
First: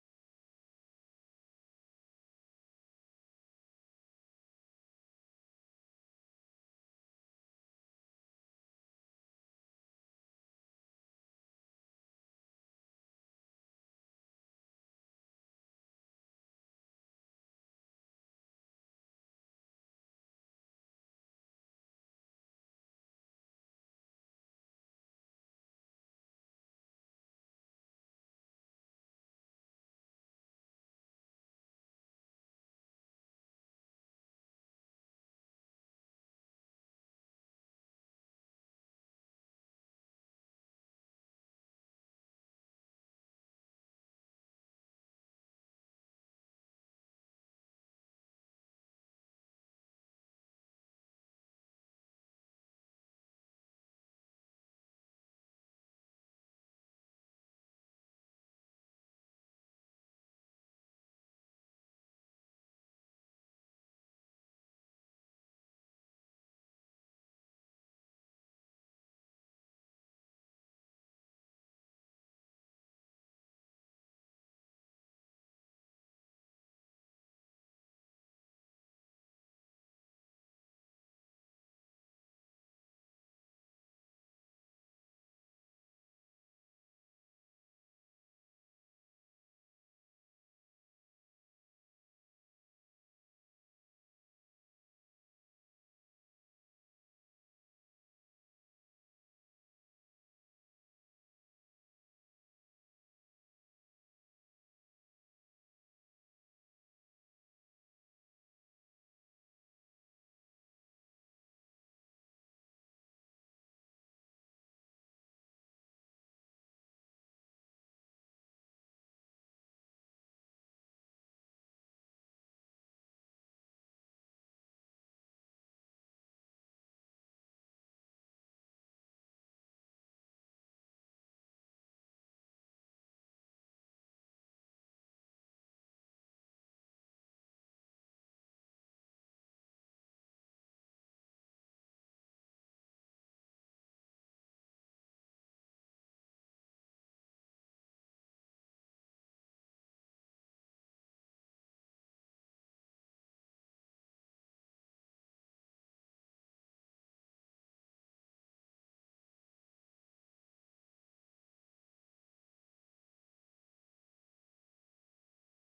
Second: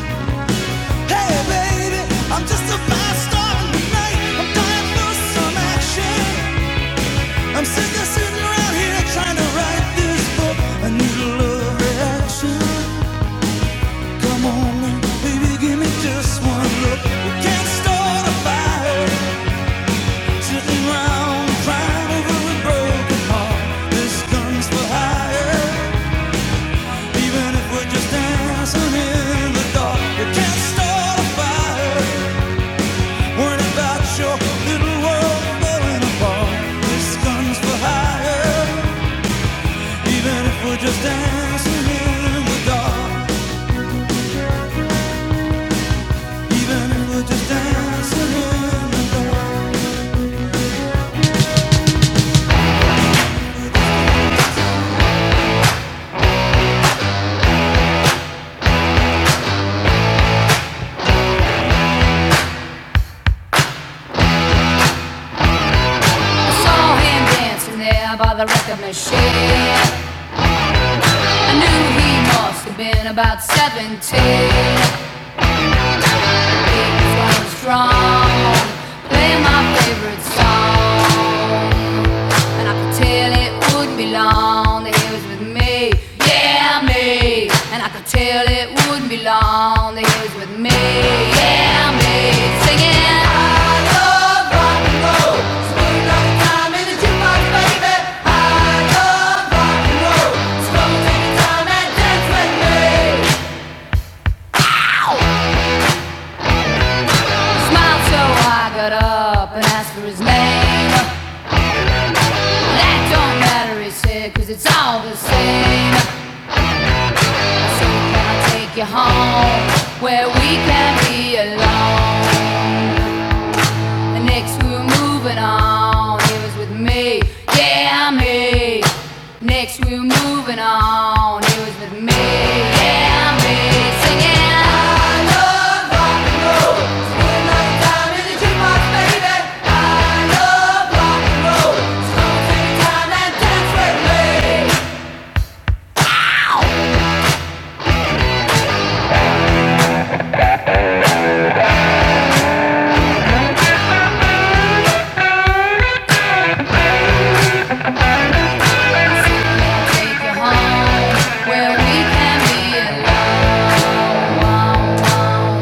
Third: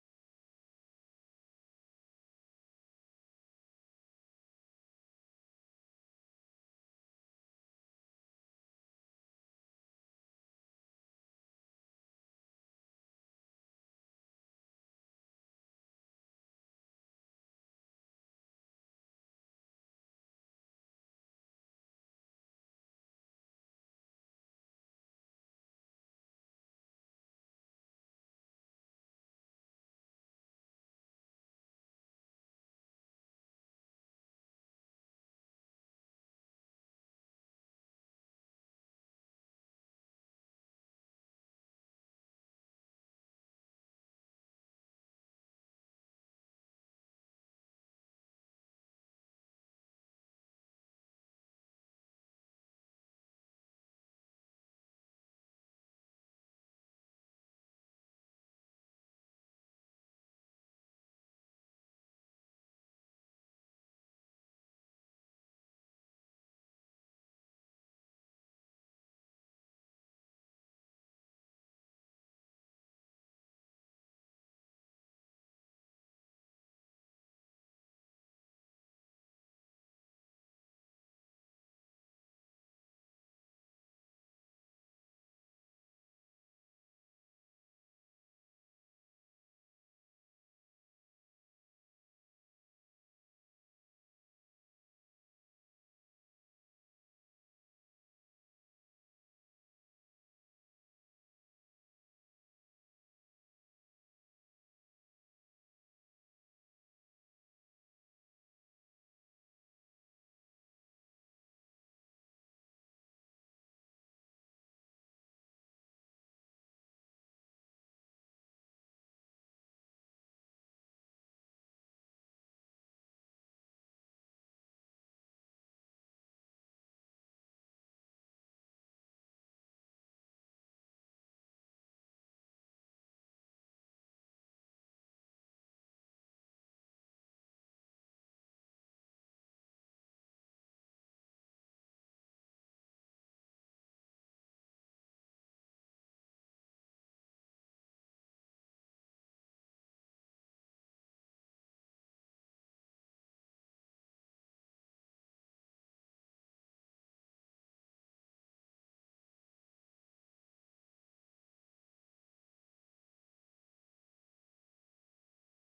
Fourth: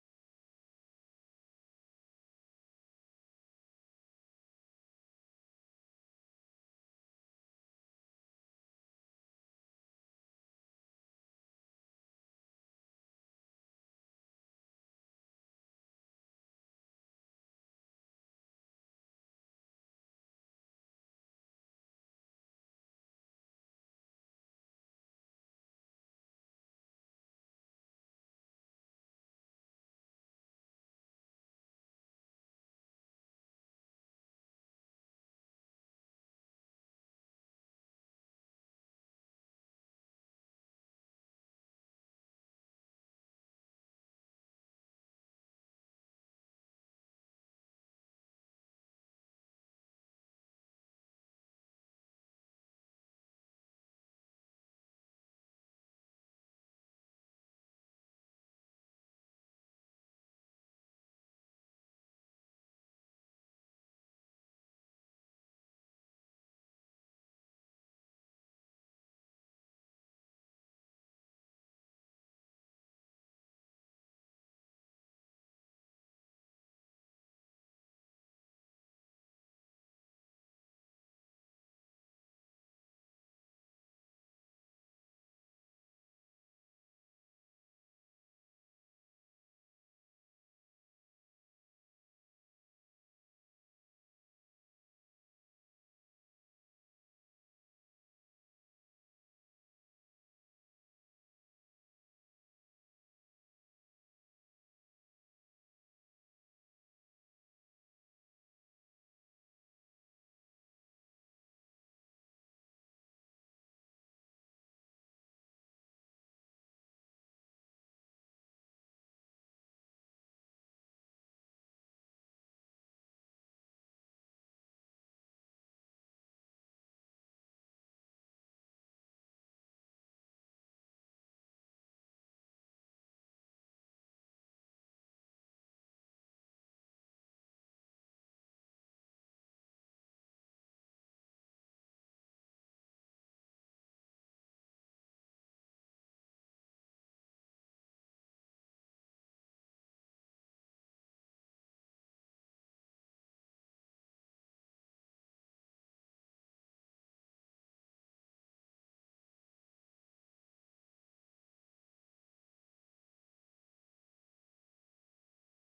Speaker 2: Hey baby, I'm just a fast star in the night. I'm dying for some action. I'm sick of sitting around here trying to write this book. I need a love reaction. Come on, in, baby, give me just one look. We can't start a fire sitting around crying over a broken heart. This gun's for hire. Even if we're just dancing in the dark, you can't start a fire. Worrying your little world falling apart. This gun's for hire. Even if we're just dancing in the dark. Even if we're just dancing in the dark. I saw him dancing there by the record machine. I knew he must have been about 17. He He was and I I it wouldn't wouldn't be long. they was with A M A Singing, He smiled so So got up and asked for his name. That don't matter, he said, cause it's all the same. So can I take you home where we can be alone. The next we were moving on, it was with me, yeah me. Next we were moving on, it was with me, yeah me. Singing, I love rock and roll. Spend another time in the jukebox, baby. I love rock and roll. Take time and dance with me. Take you home where we can be alone.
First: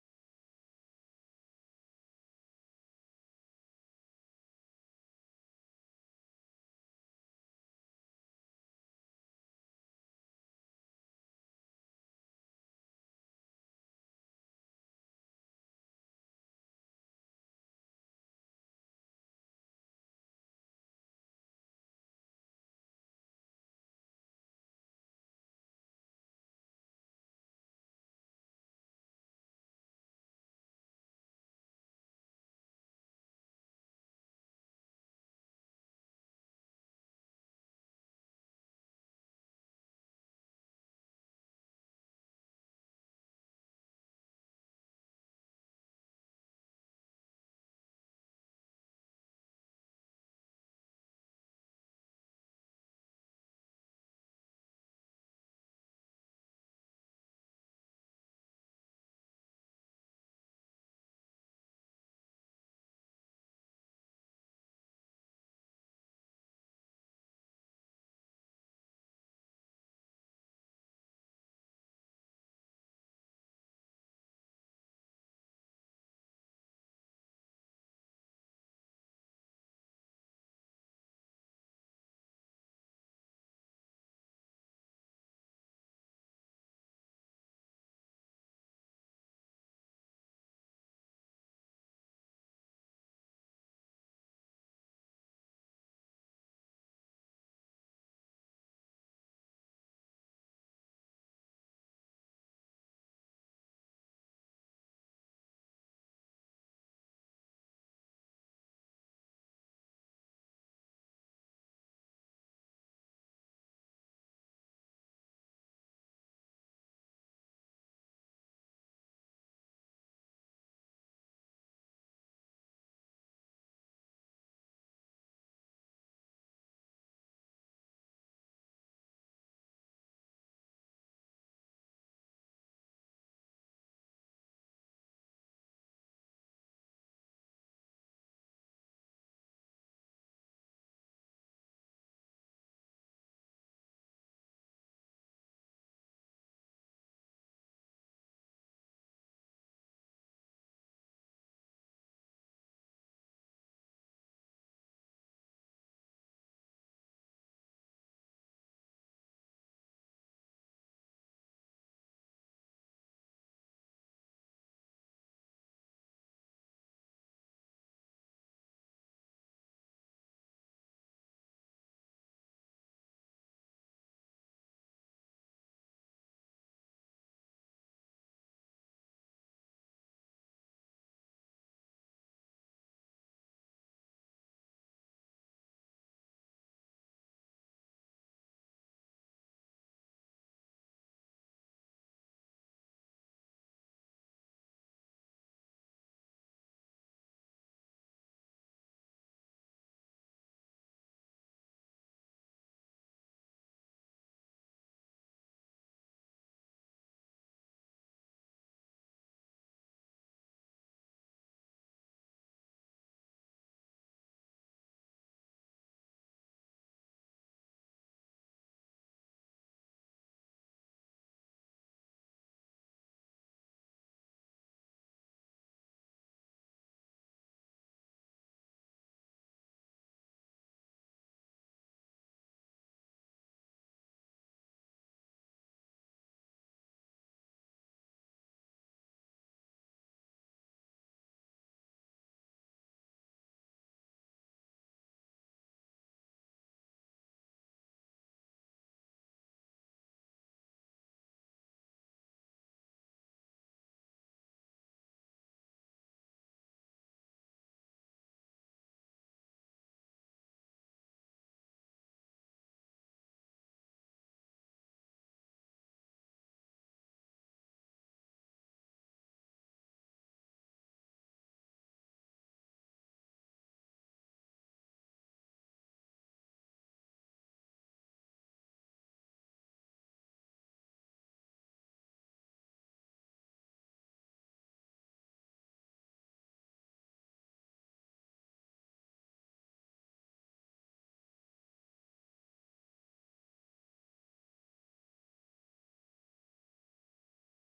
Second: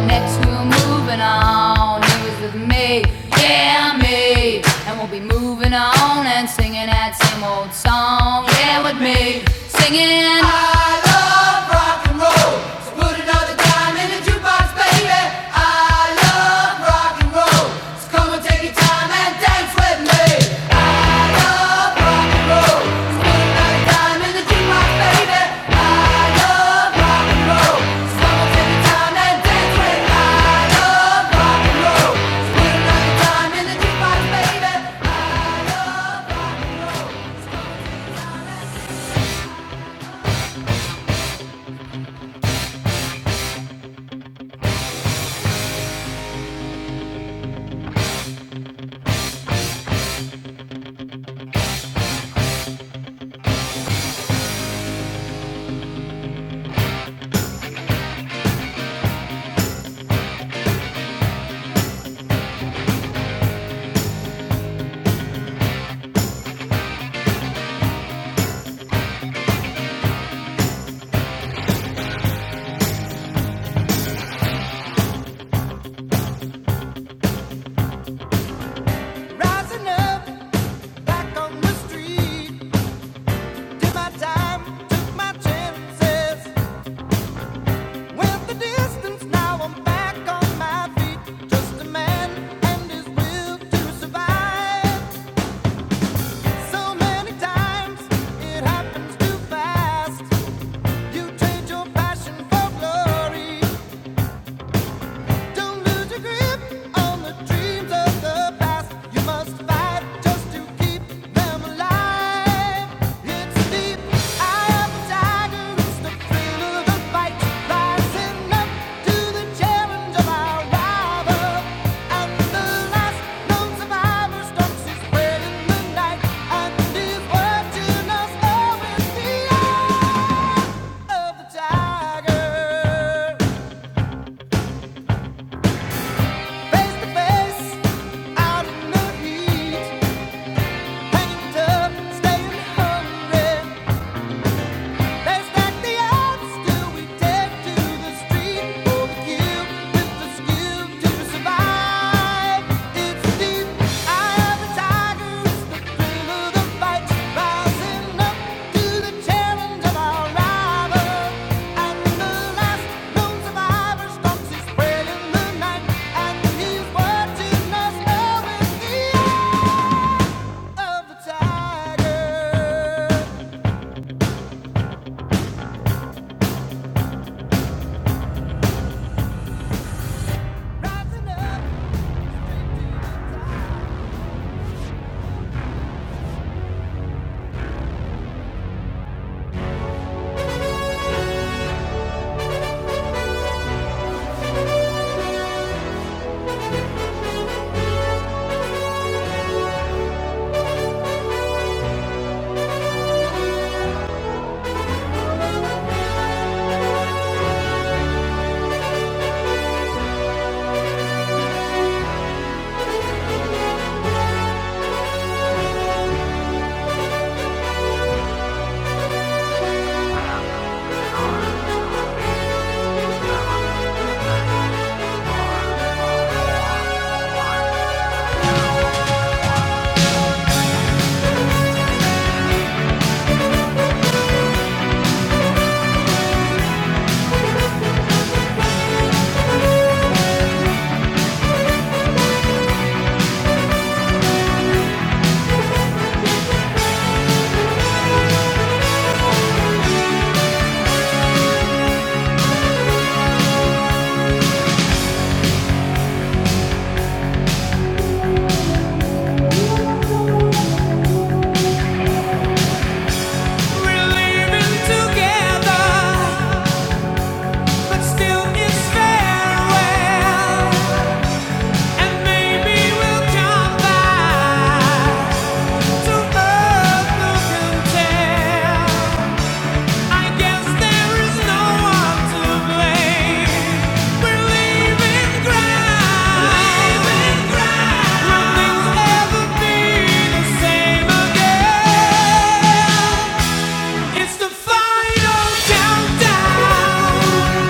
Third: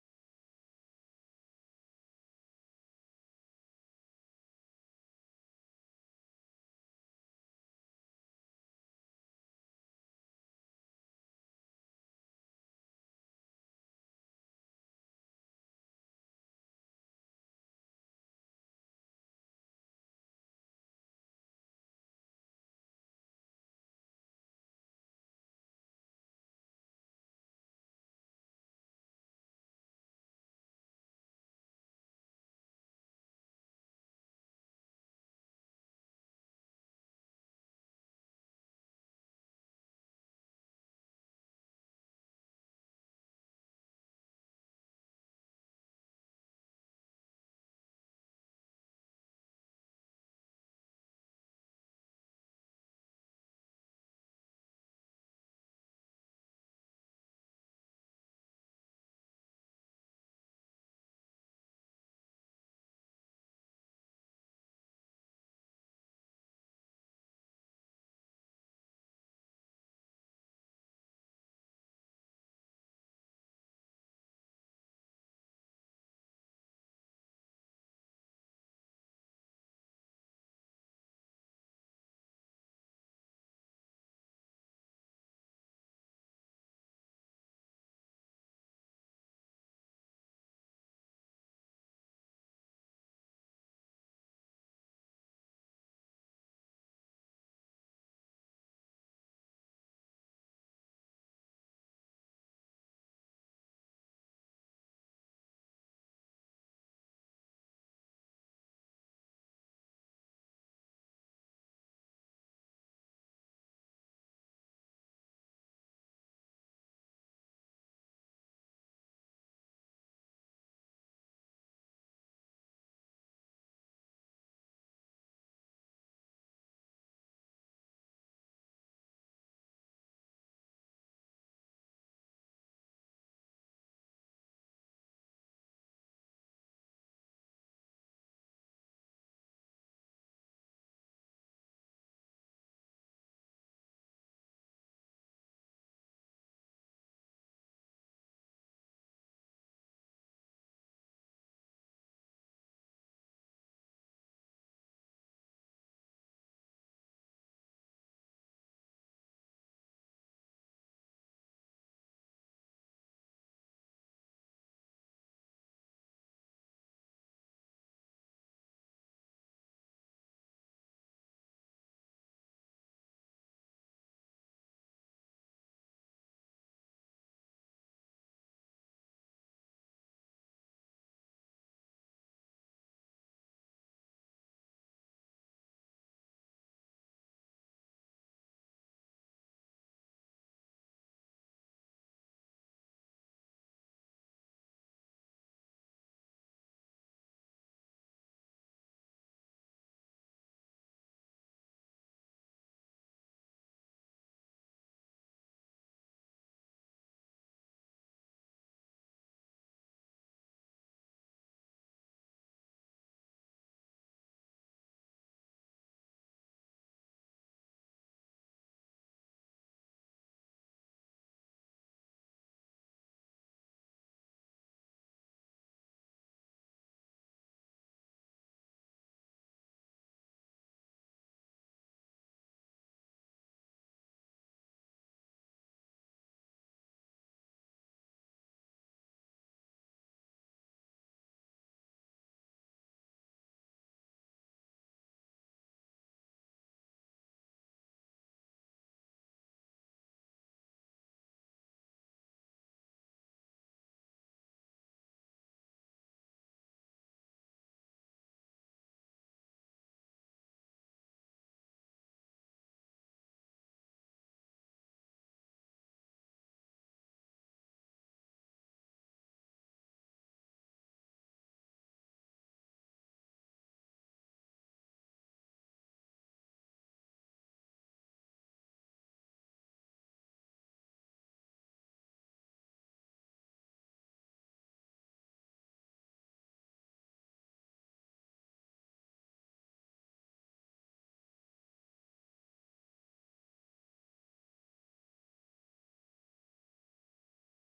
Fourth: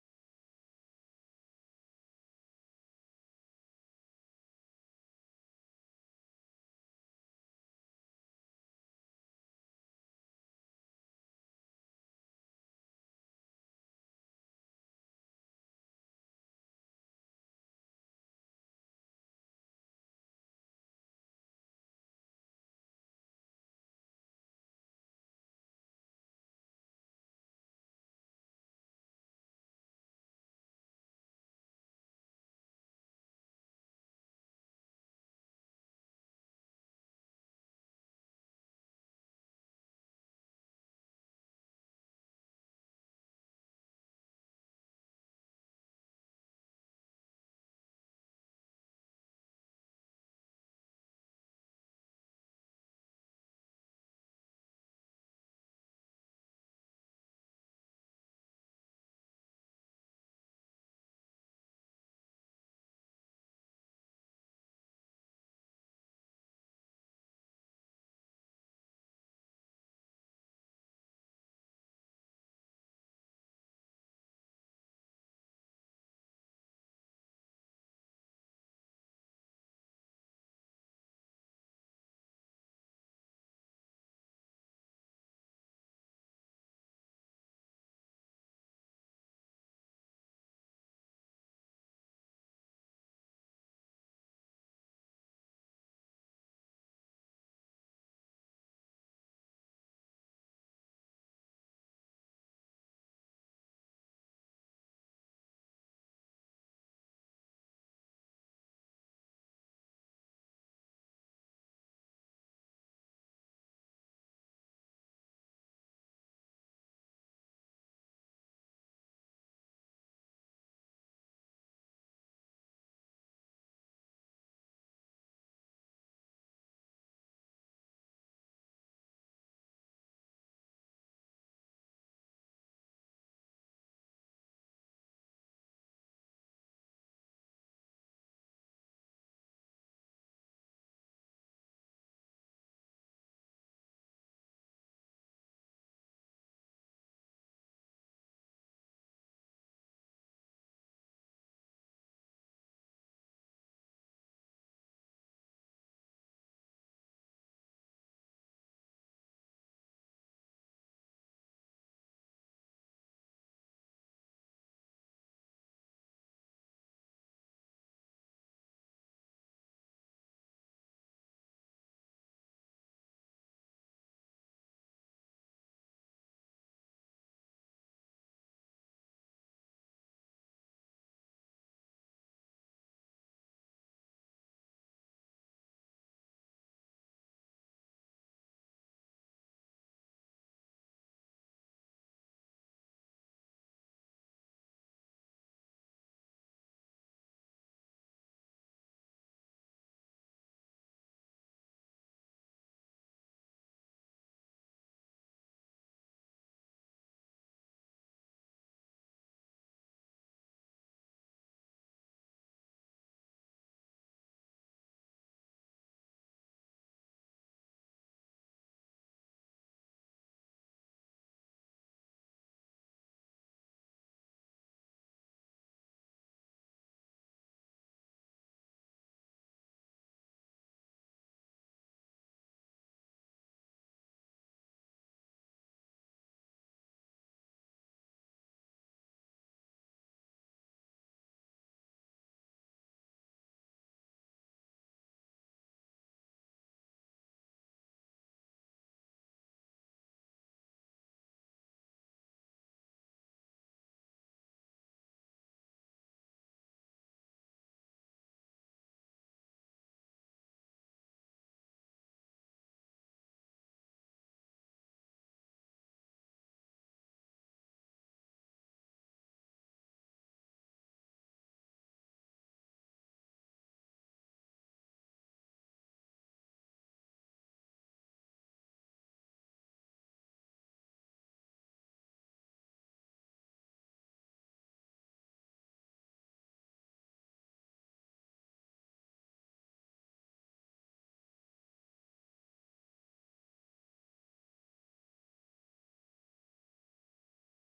Speaker 2: Next we're moving on. He was with me, yeah me, and we'll be moving on and singing that same old song. Yeah with me, singing. Rising up, back on the street, did my time, took my chances. Went the distance, now I'm back on my feet. Just a man and his will to survive. So many times it happens too fast. You trade your passion for glory. Don't lose your grip on the dreams of the past. You must fight just to keep them alive. It's deep eye of the tiger. It's the thrill of the fight. Rising up to the challenge of our rival. And the last known survivor stalks his prey in the night and is watching us all in the eye. Face-to-face, out in the heat, hanging tough, staying hungry. They stack the odds till we take to the street for the kill with the skill to survive. It's deep. Eye of the tiger is the thrill of the fight, rising up to the challenge of our rival. And the last known survivor stalks his prey in the night, and he's watching us over We're living together. But still it's farewell, and maybe we'll come back to earth who can I guess there is no one to blame. We're leaving ground, will things ever be the same again? It's the final countdown.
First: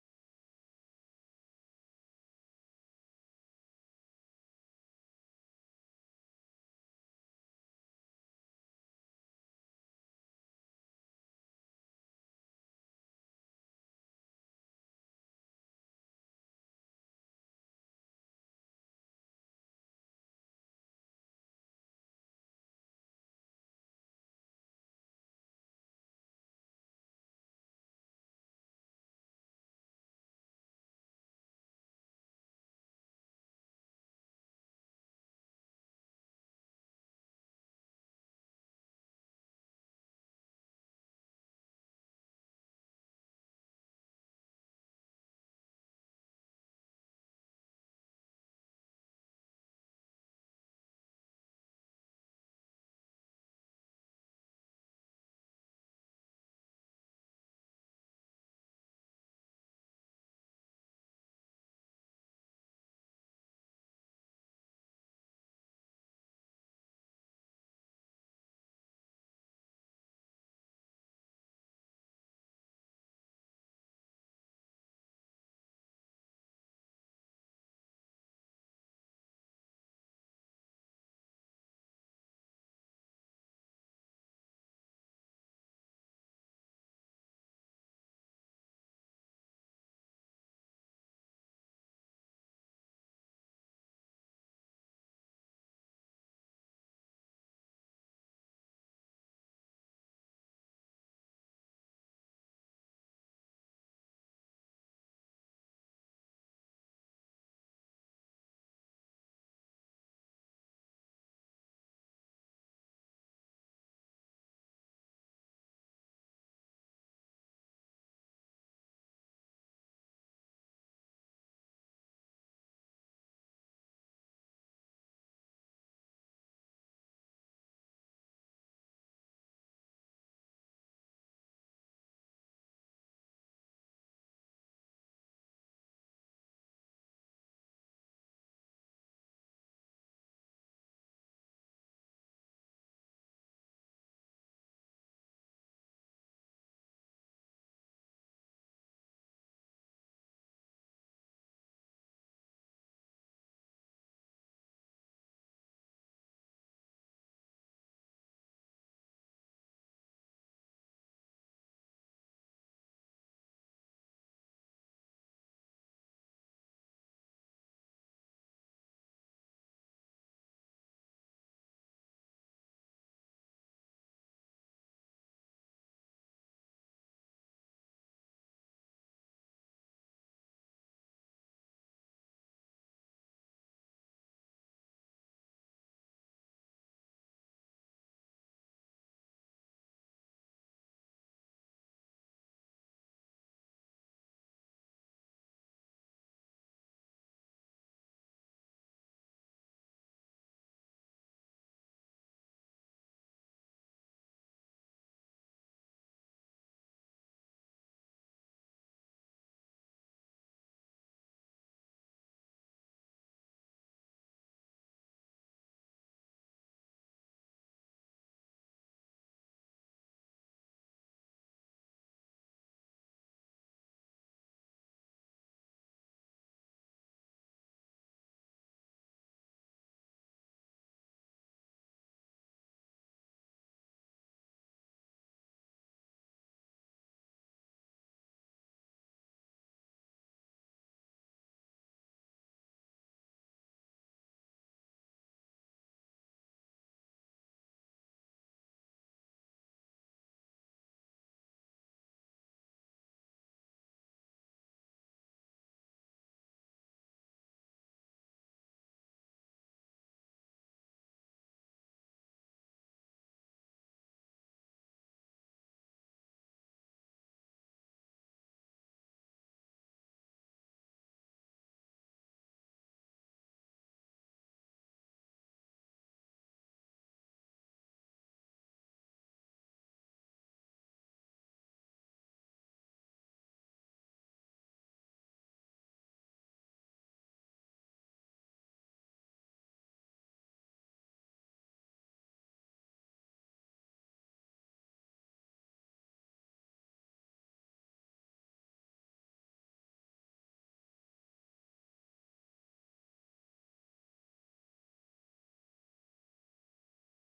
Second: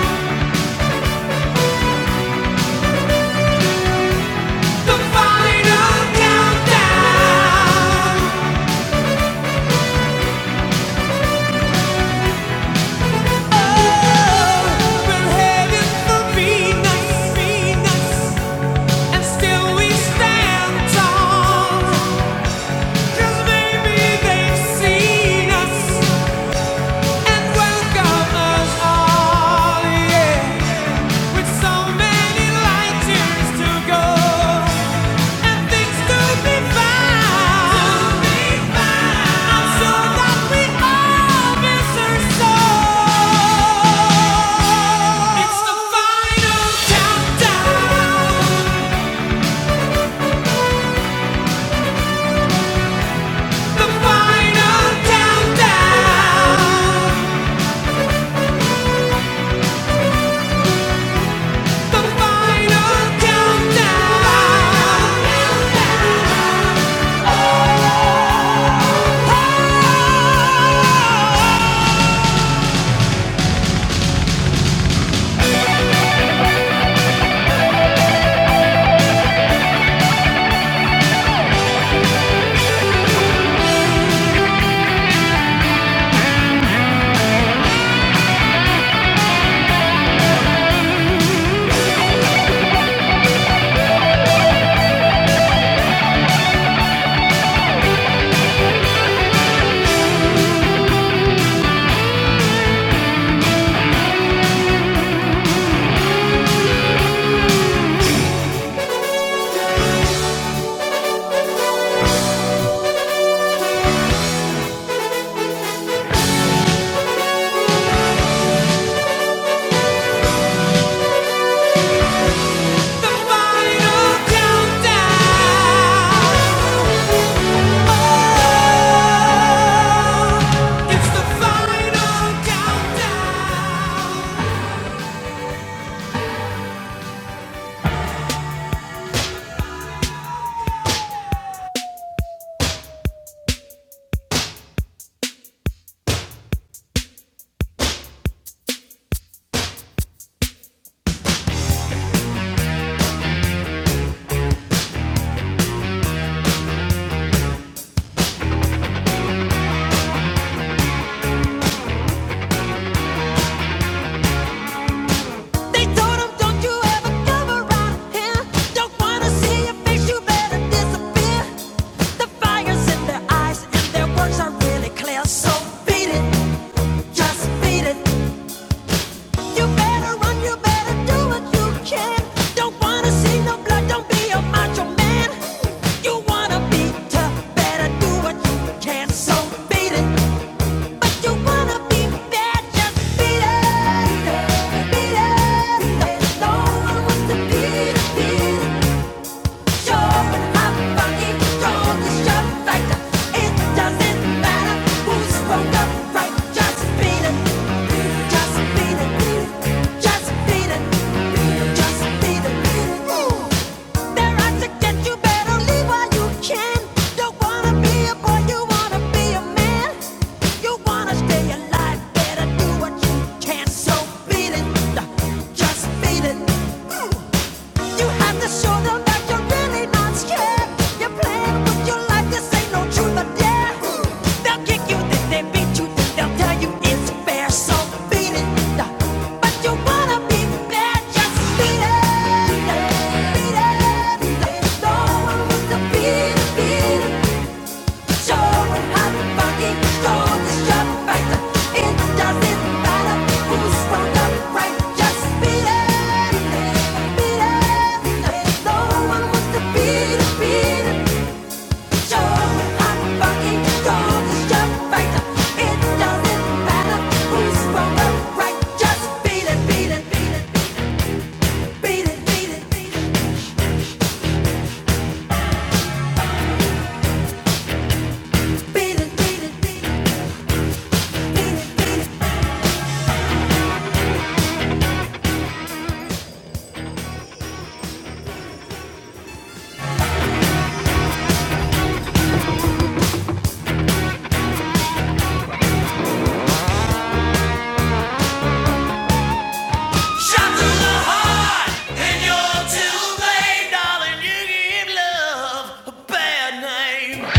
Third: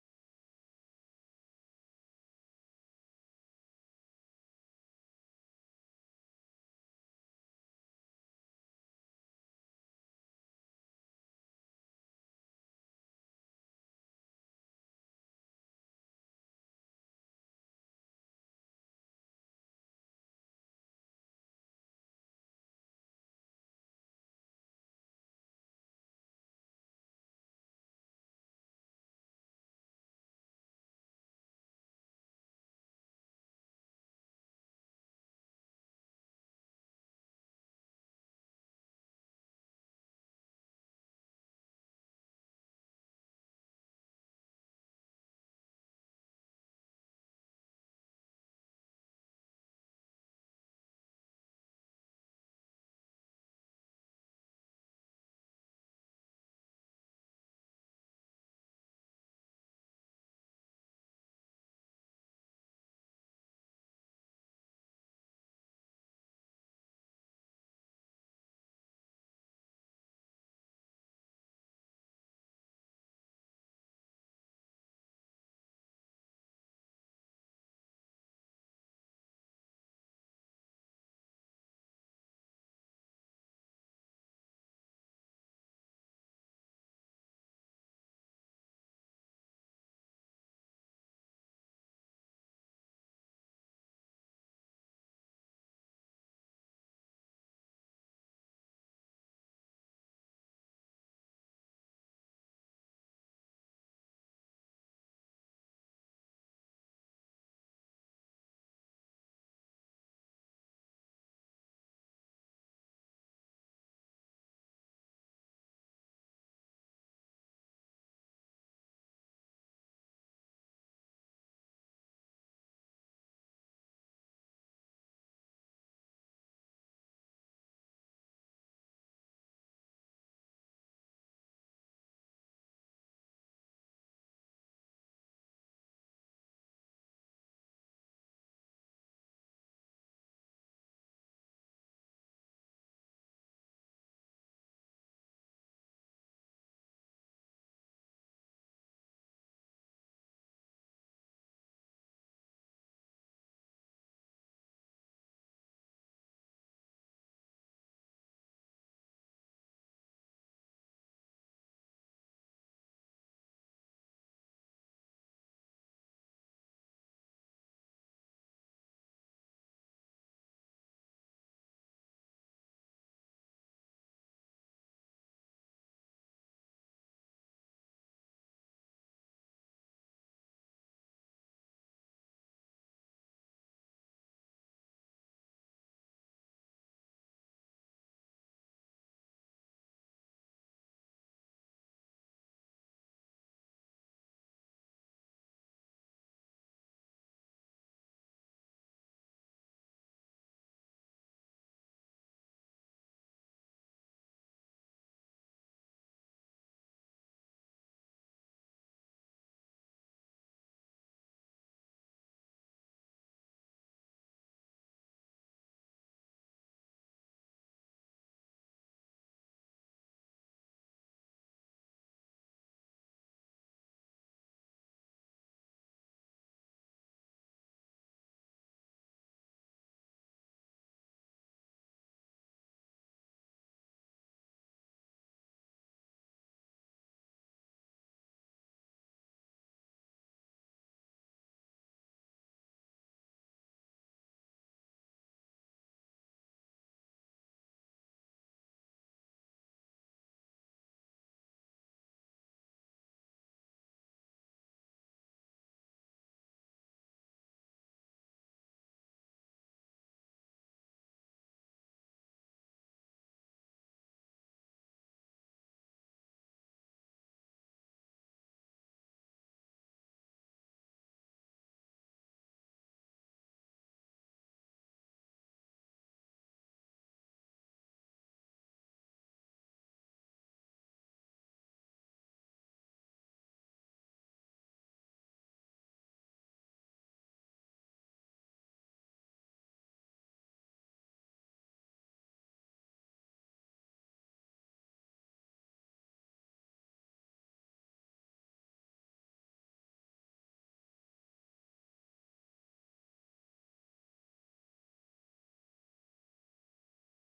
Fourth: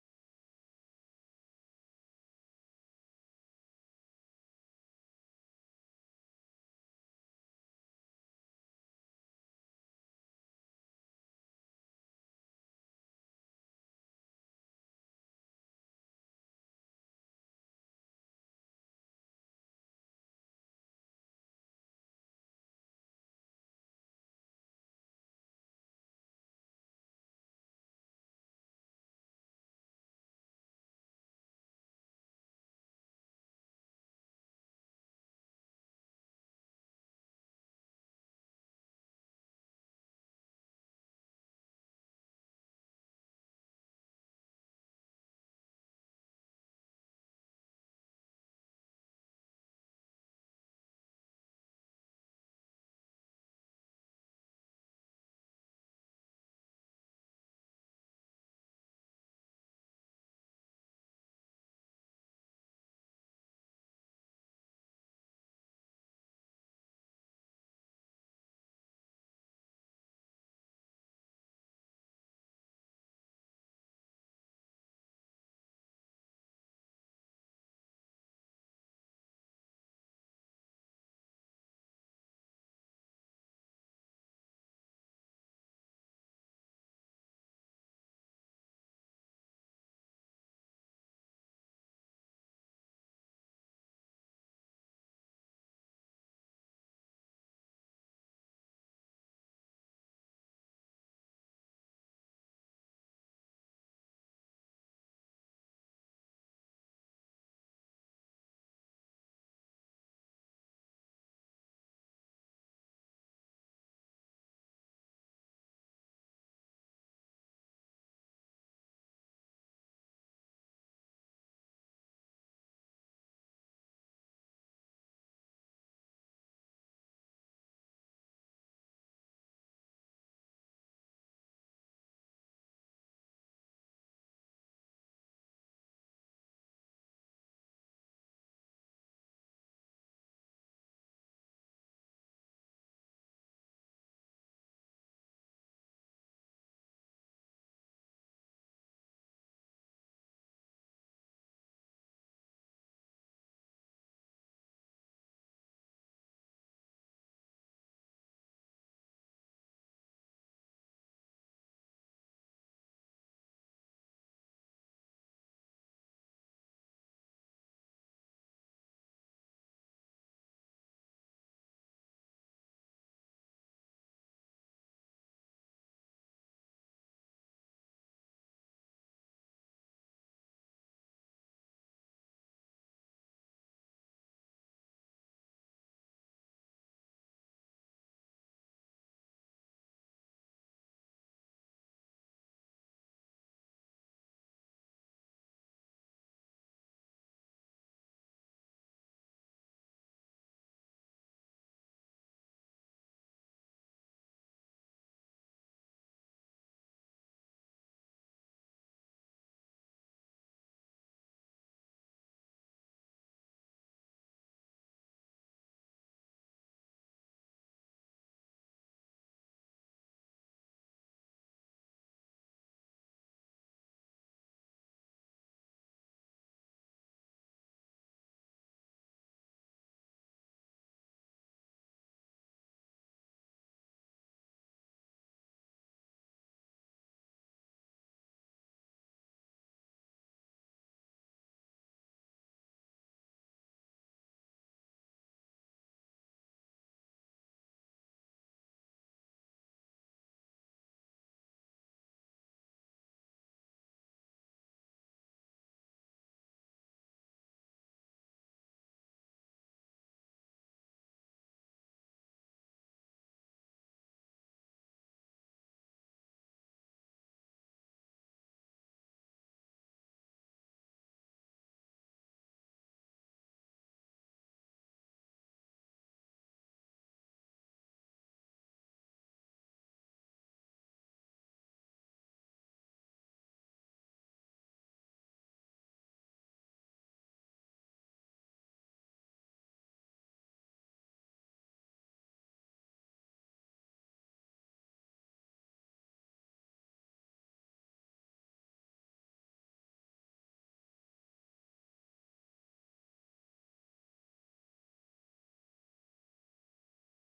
Speaker 2: Cause maybe they've seen us Countdown! They told him, don't you ever come around here. Don't wanna see your face, you better disappear. The fire's in their eyes and their words are really clear. So beat it. Gonna see no need to better do beat it. Beat it, beat it. Your life, this ain't no Truth or dare, now you bear some feeling. Beat it, beat it, beat it, beat it, beat it, beat it, beat it. Shot through the heart, and you're too late, darling. You give love a bad name.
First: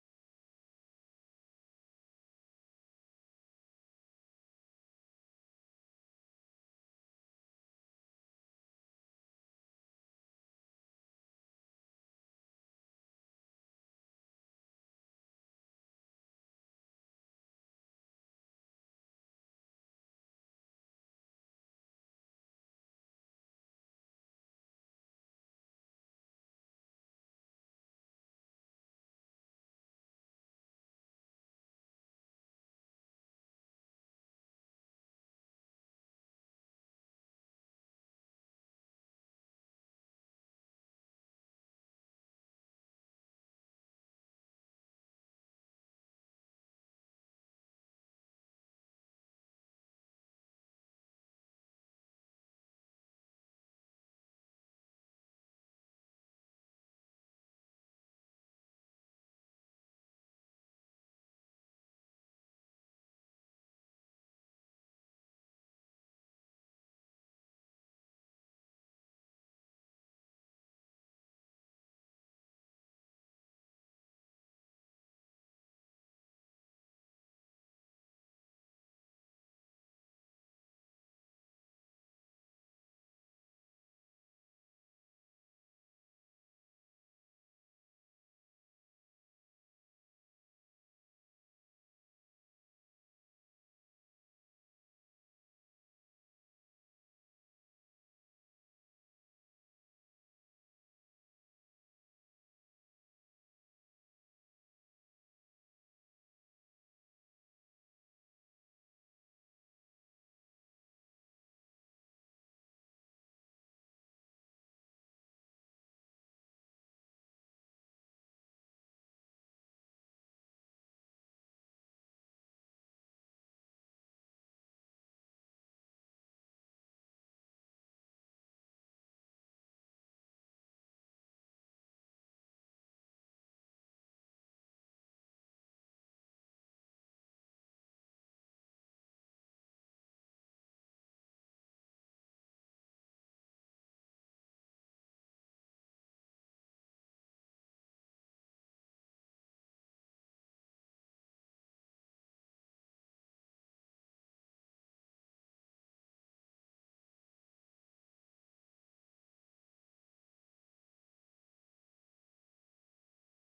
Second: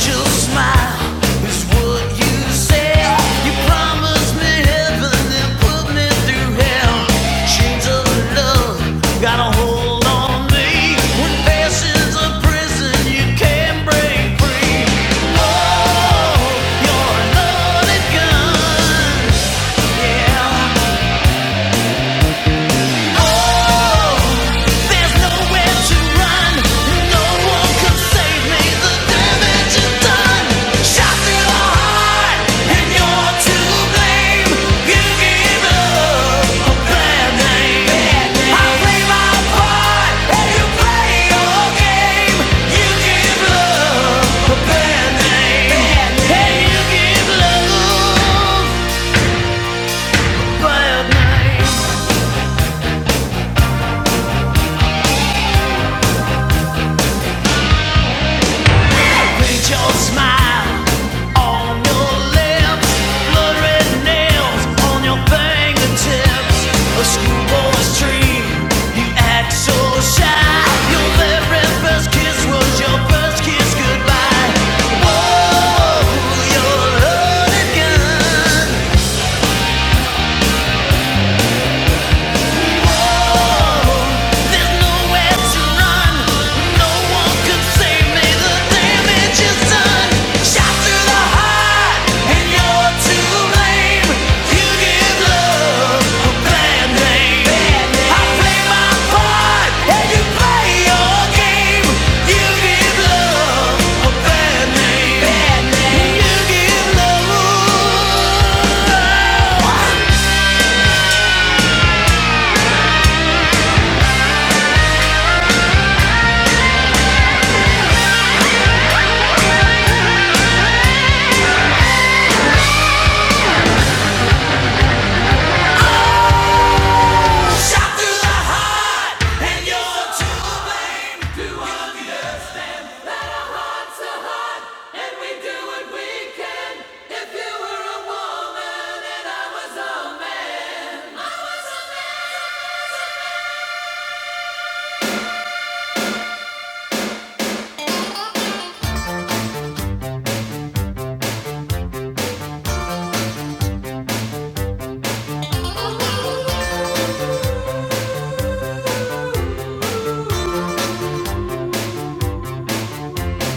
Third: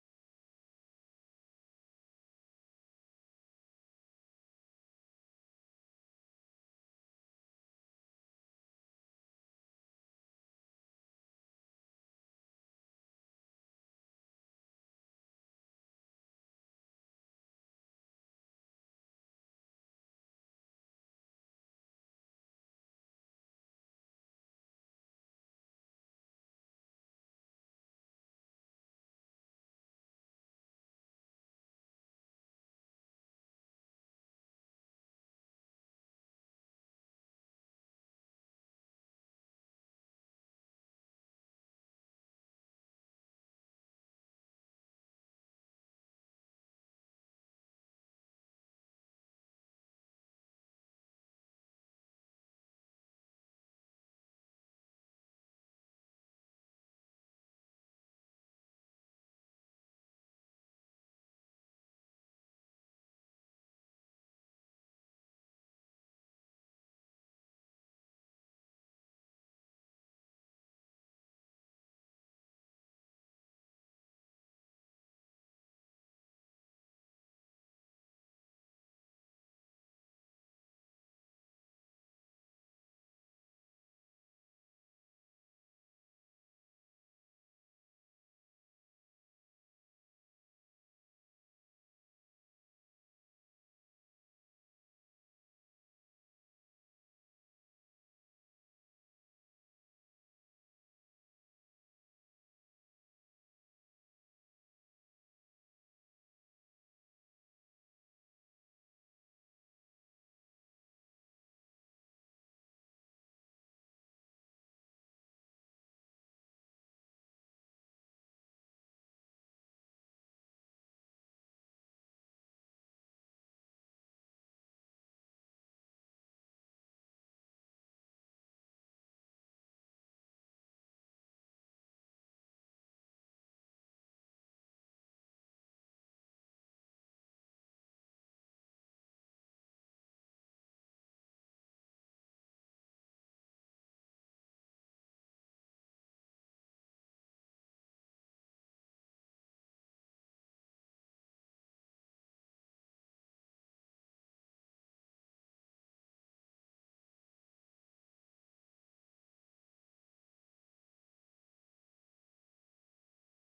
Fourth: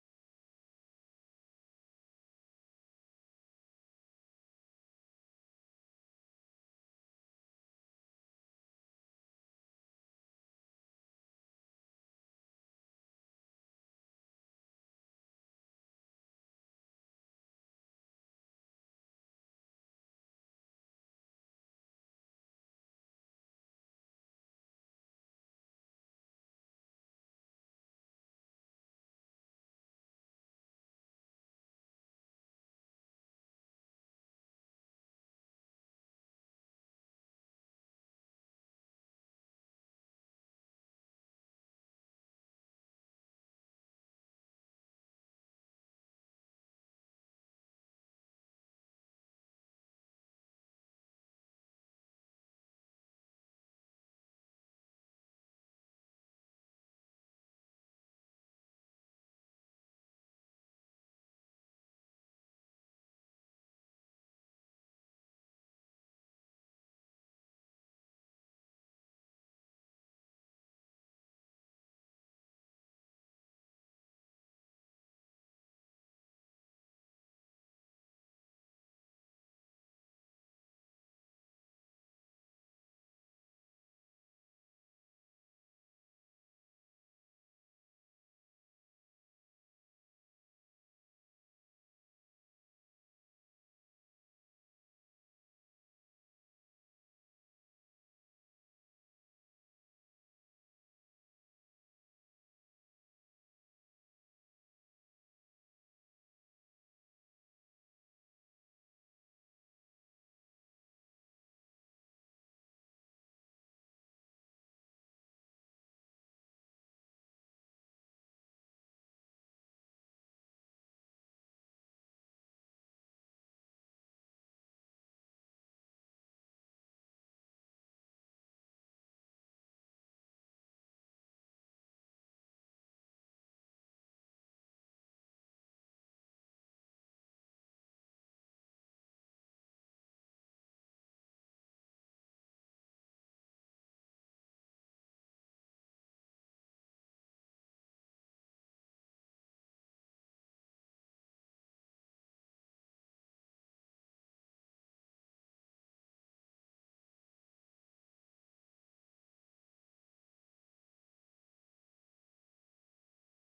Speaker 2: Just smile is what you said. You promised me heaven and put me through hell. Chains of love got a hold on me. When passion's a prison, you can't break free. Oh, you're a loaded gun. Yeah. There's nowhere to run. No one can save me. The damage is done. Shot in and you're to blame. You give up bad name. I play my part, and you play your game. You give up bad name. Hey, you give love bad name. made your smile on your lips, blood red nails on your fingertips. A schoolboy's dream, you act so shy. Your very first kiss was your first kiss goodbye. Oh, you're a hooligan.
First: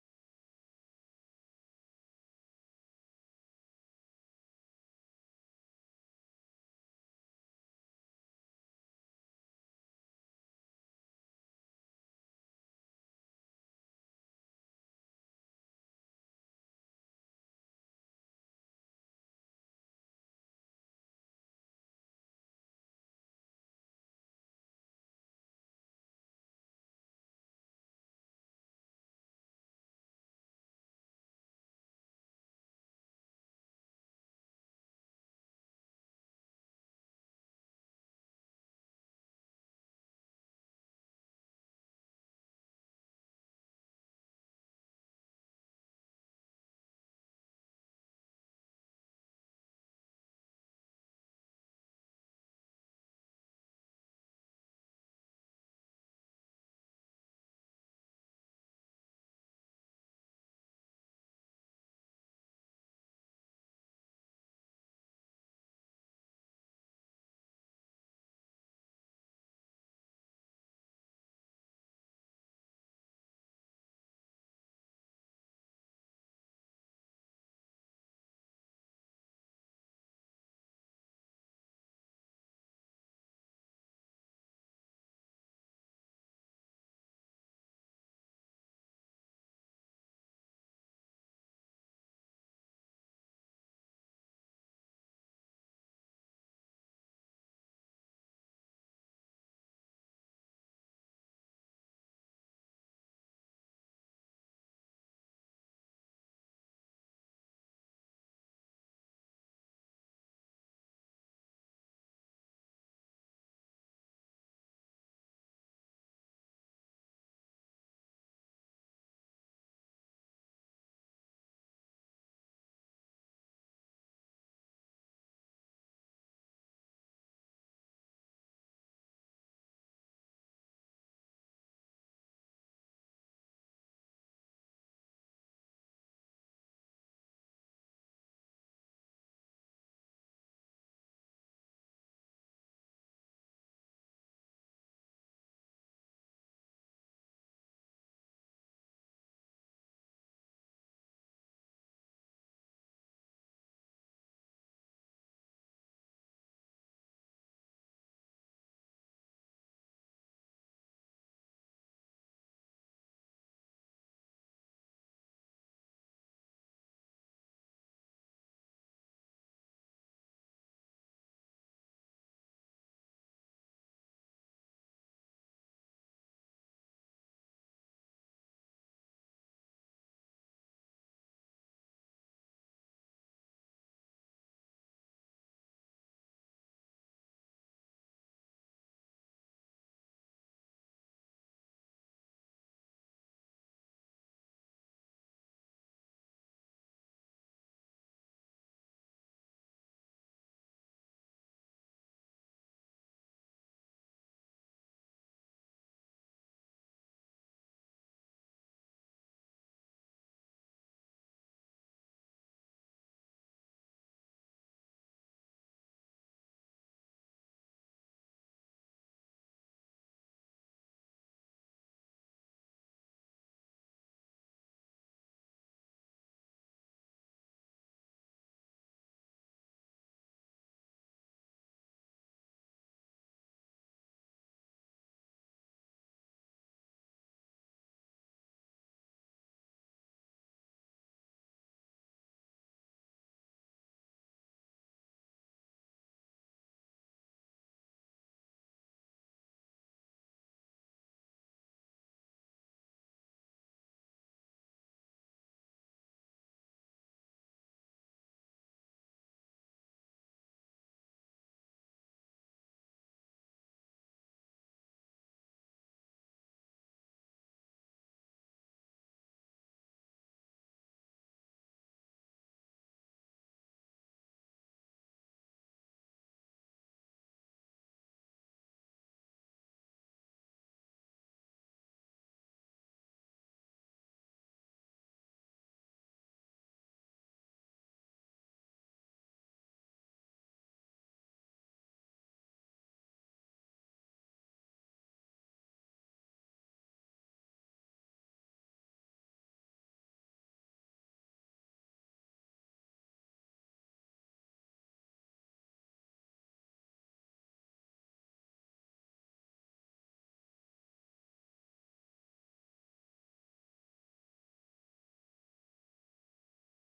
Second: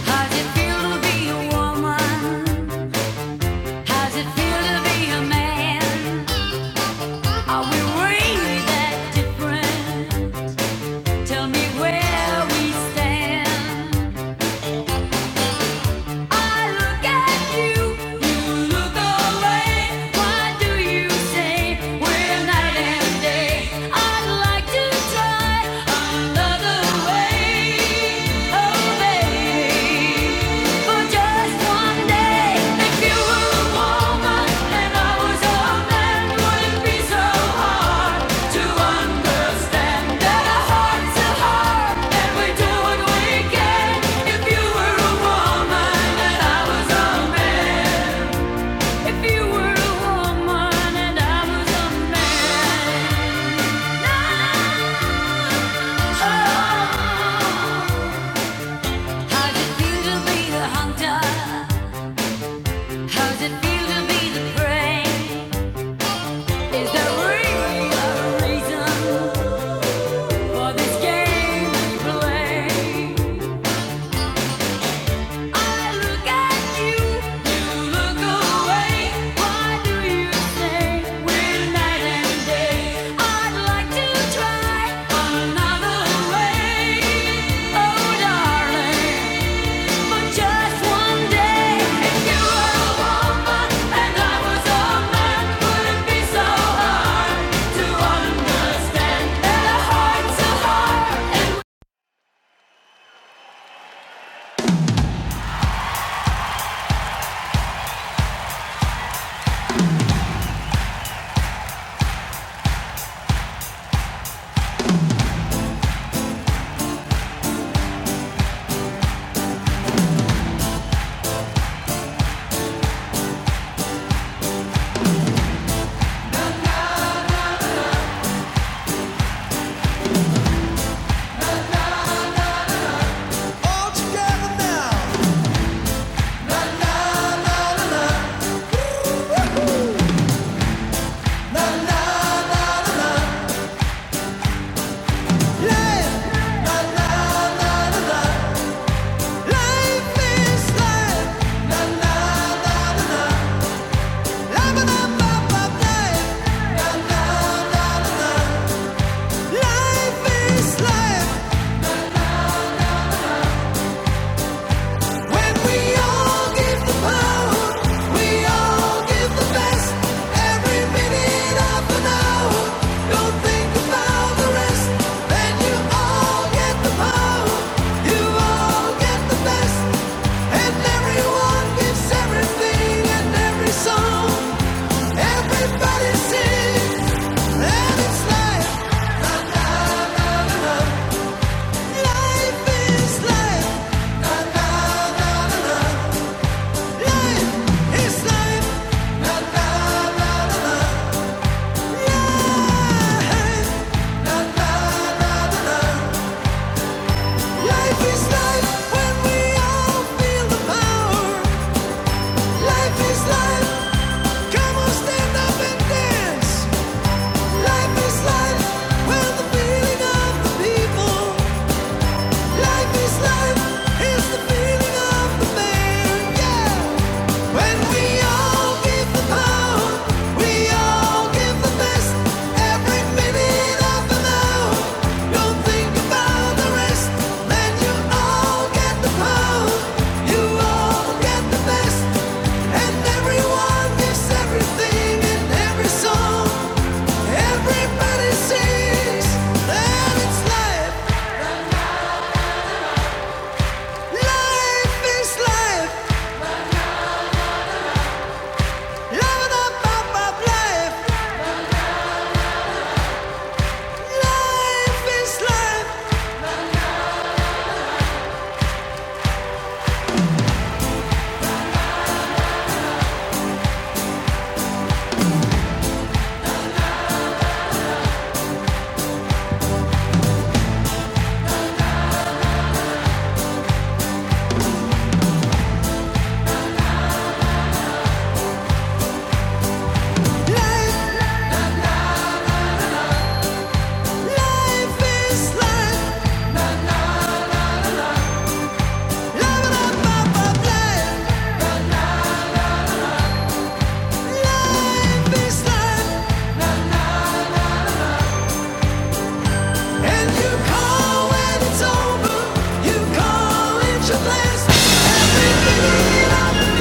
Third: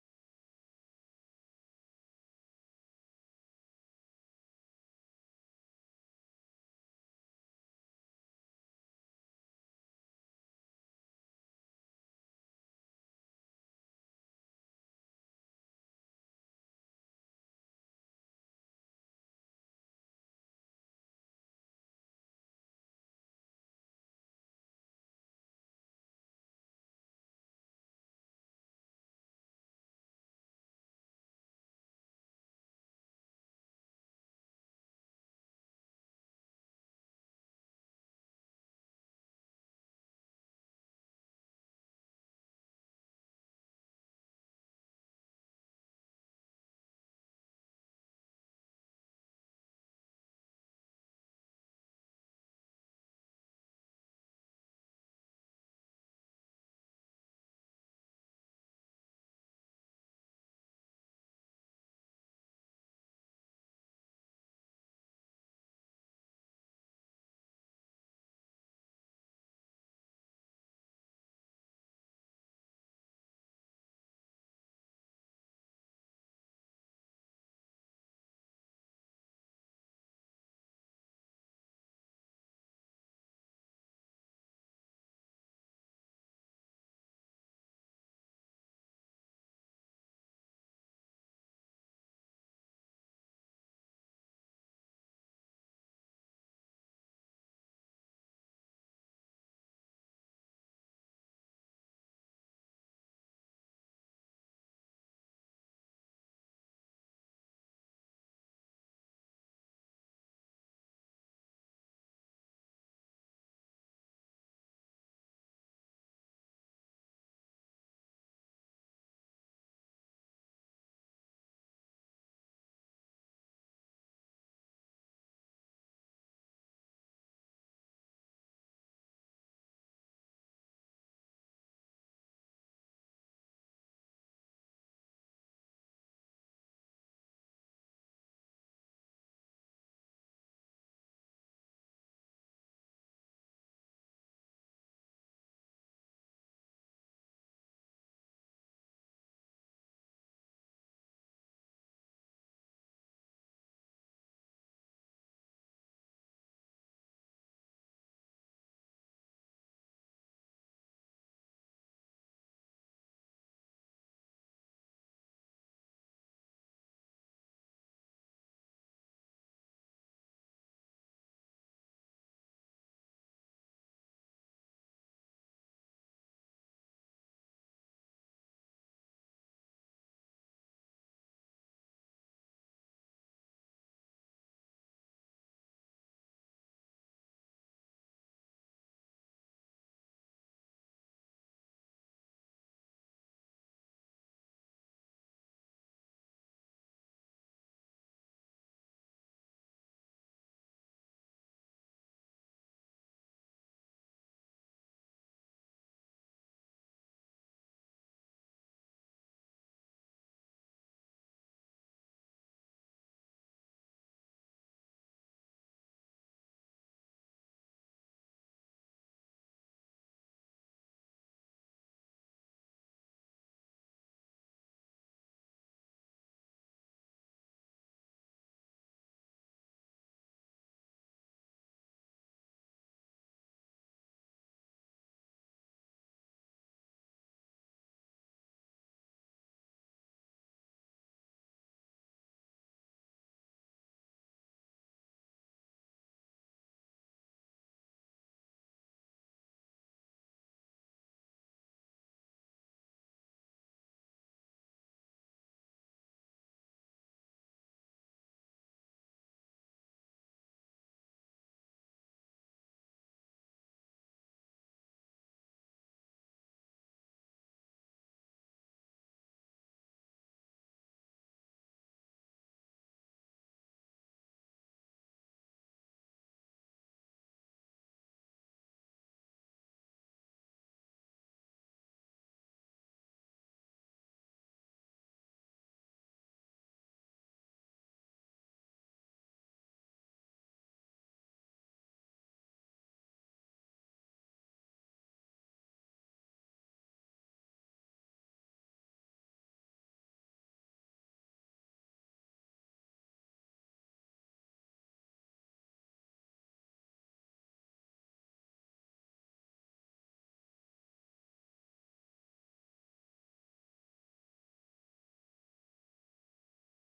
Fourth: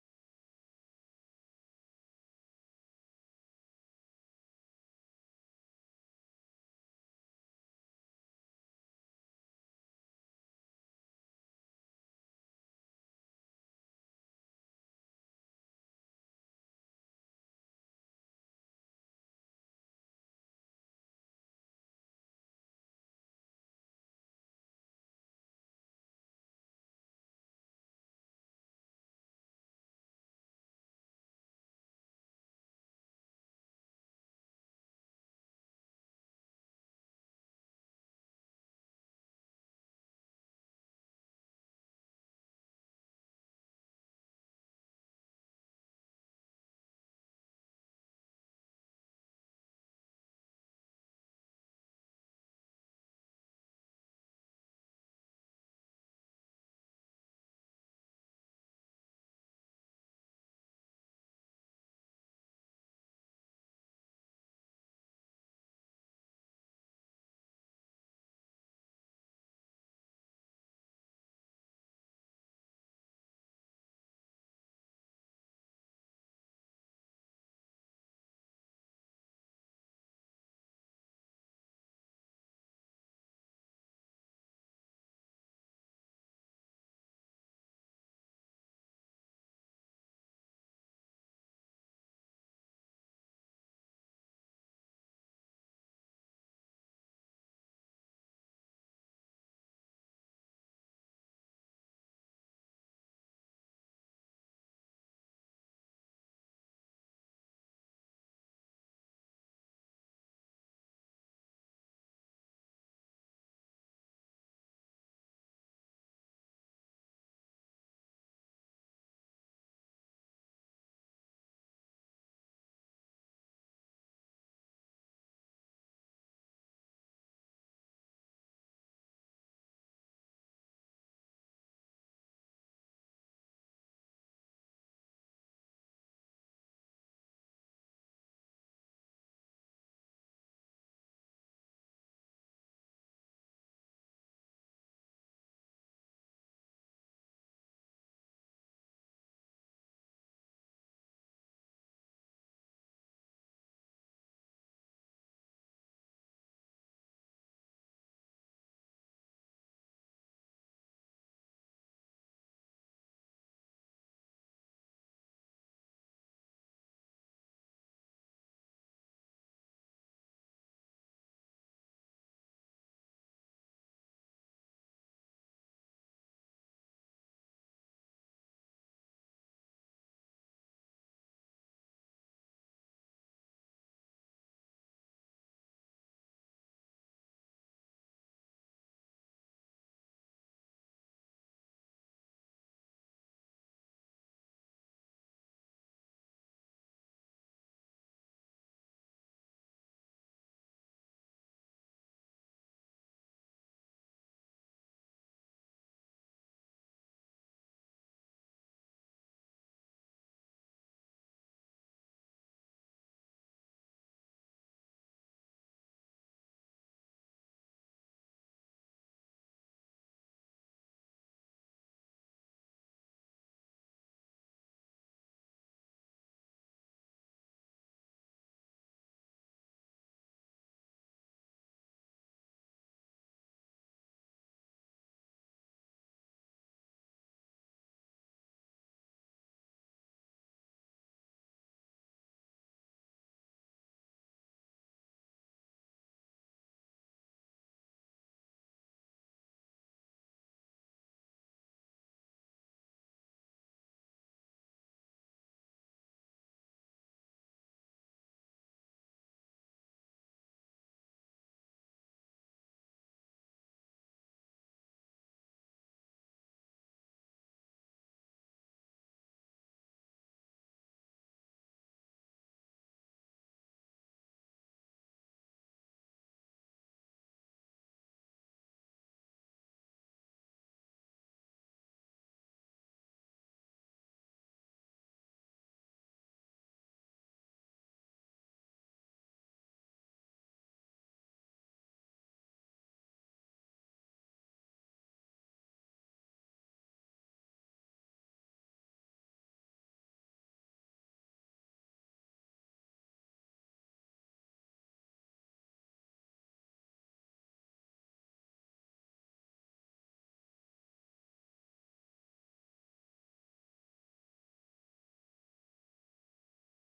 Speaker 2: How's it feel to be a woman? How's it feel to be a man? Are we really that different? Tell me where we stand. I look at you, you look away. Why do you say we're night and day? I'd like to try another way, oh baby, for just one day. How's it feel to be the hunter? How's it feel to be the prey? Is there really a reason for this game we play? I look at you, you look away. Why do you say we're night and day? I'd like to try another way. Oh darling, but just one day, if you were a woman and I was a man, would it be so hard to understand that a heart's a heart? Life is life, la la la la ba ba life. Life is life when we all give the power. Life is life when we all feel the power. Life is life. Come on, stand up and dance. Life is life, well the feeling of the people. Life is life, it's the feeling of the man, yeah. When we all give the power, we all give the best. Every minute of the now, don't think about the rest. Man, you all get the power, you all get the best. And everyone gets everything in every song. Everybody sings that it's life. Life is life. Living up, up, up life. Life is life. life is life. And you call when it's over. You call it your blessing. Everything in our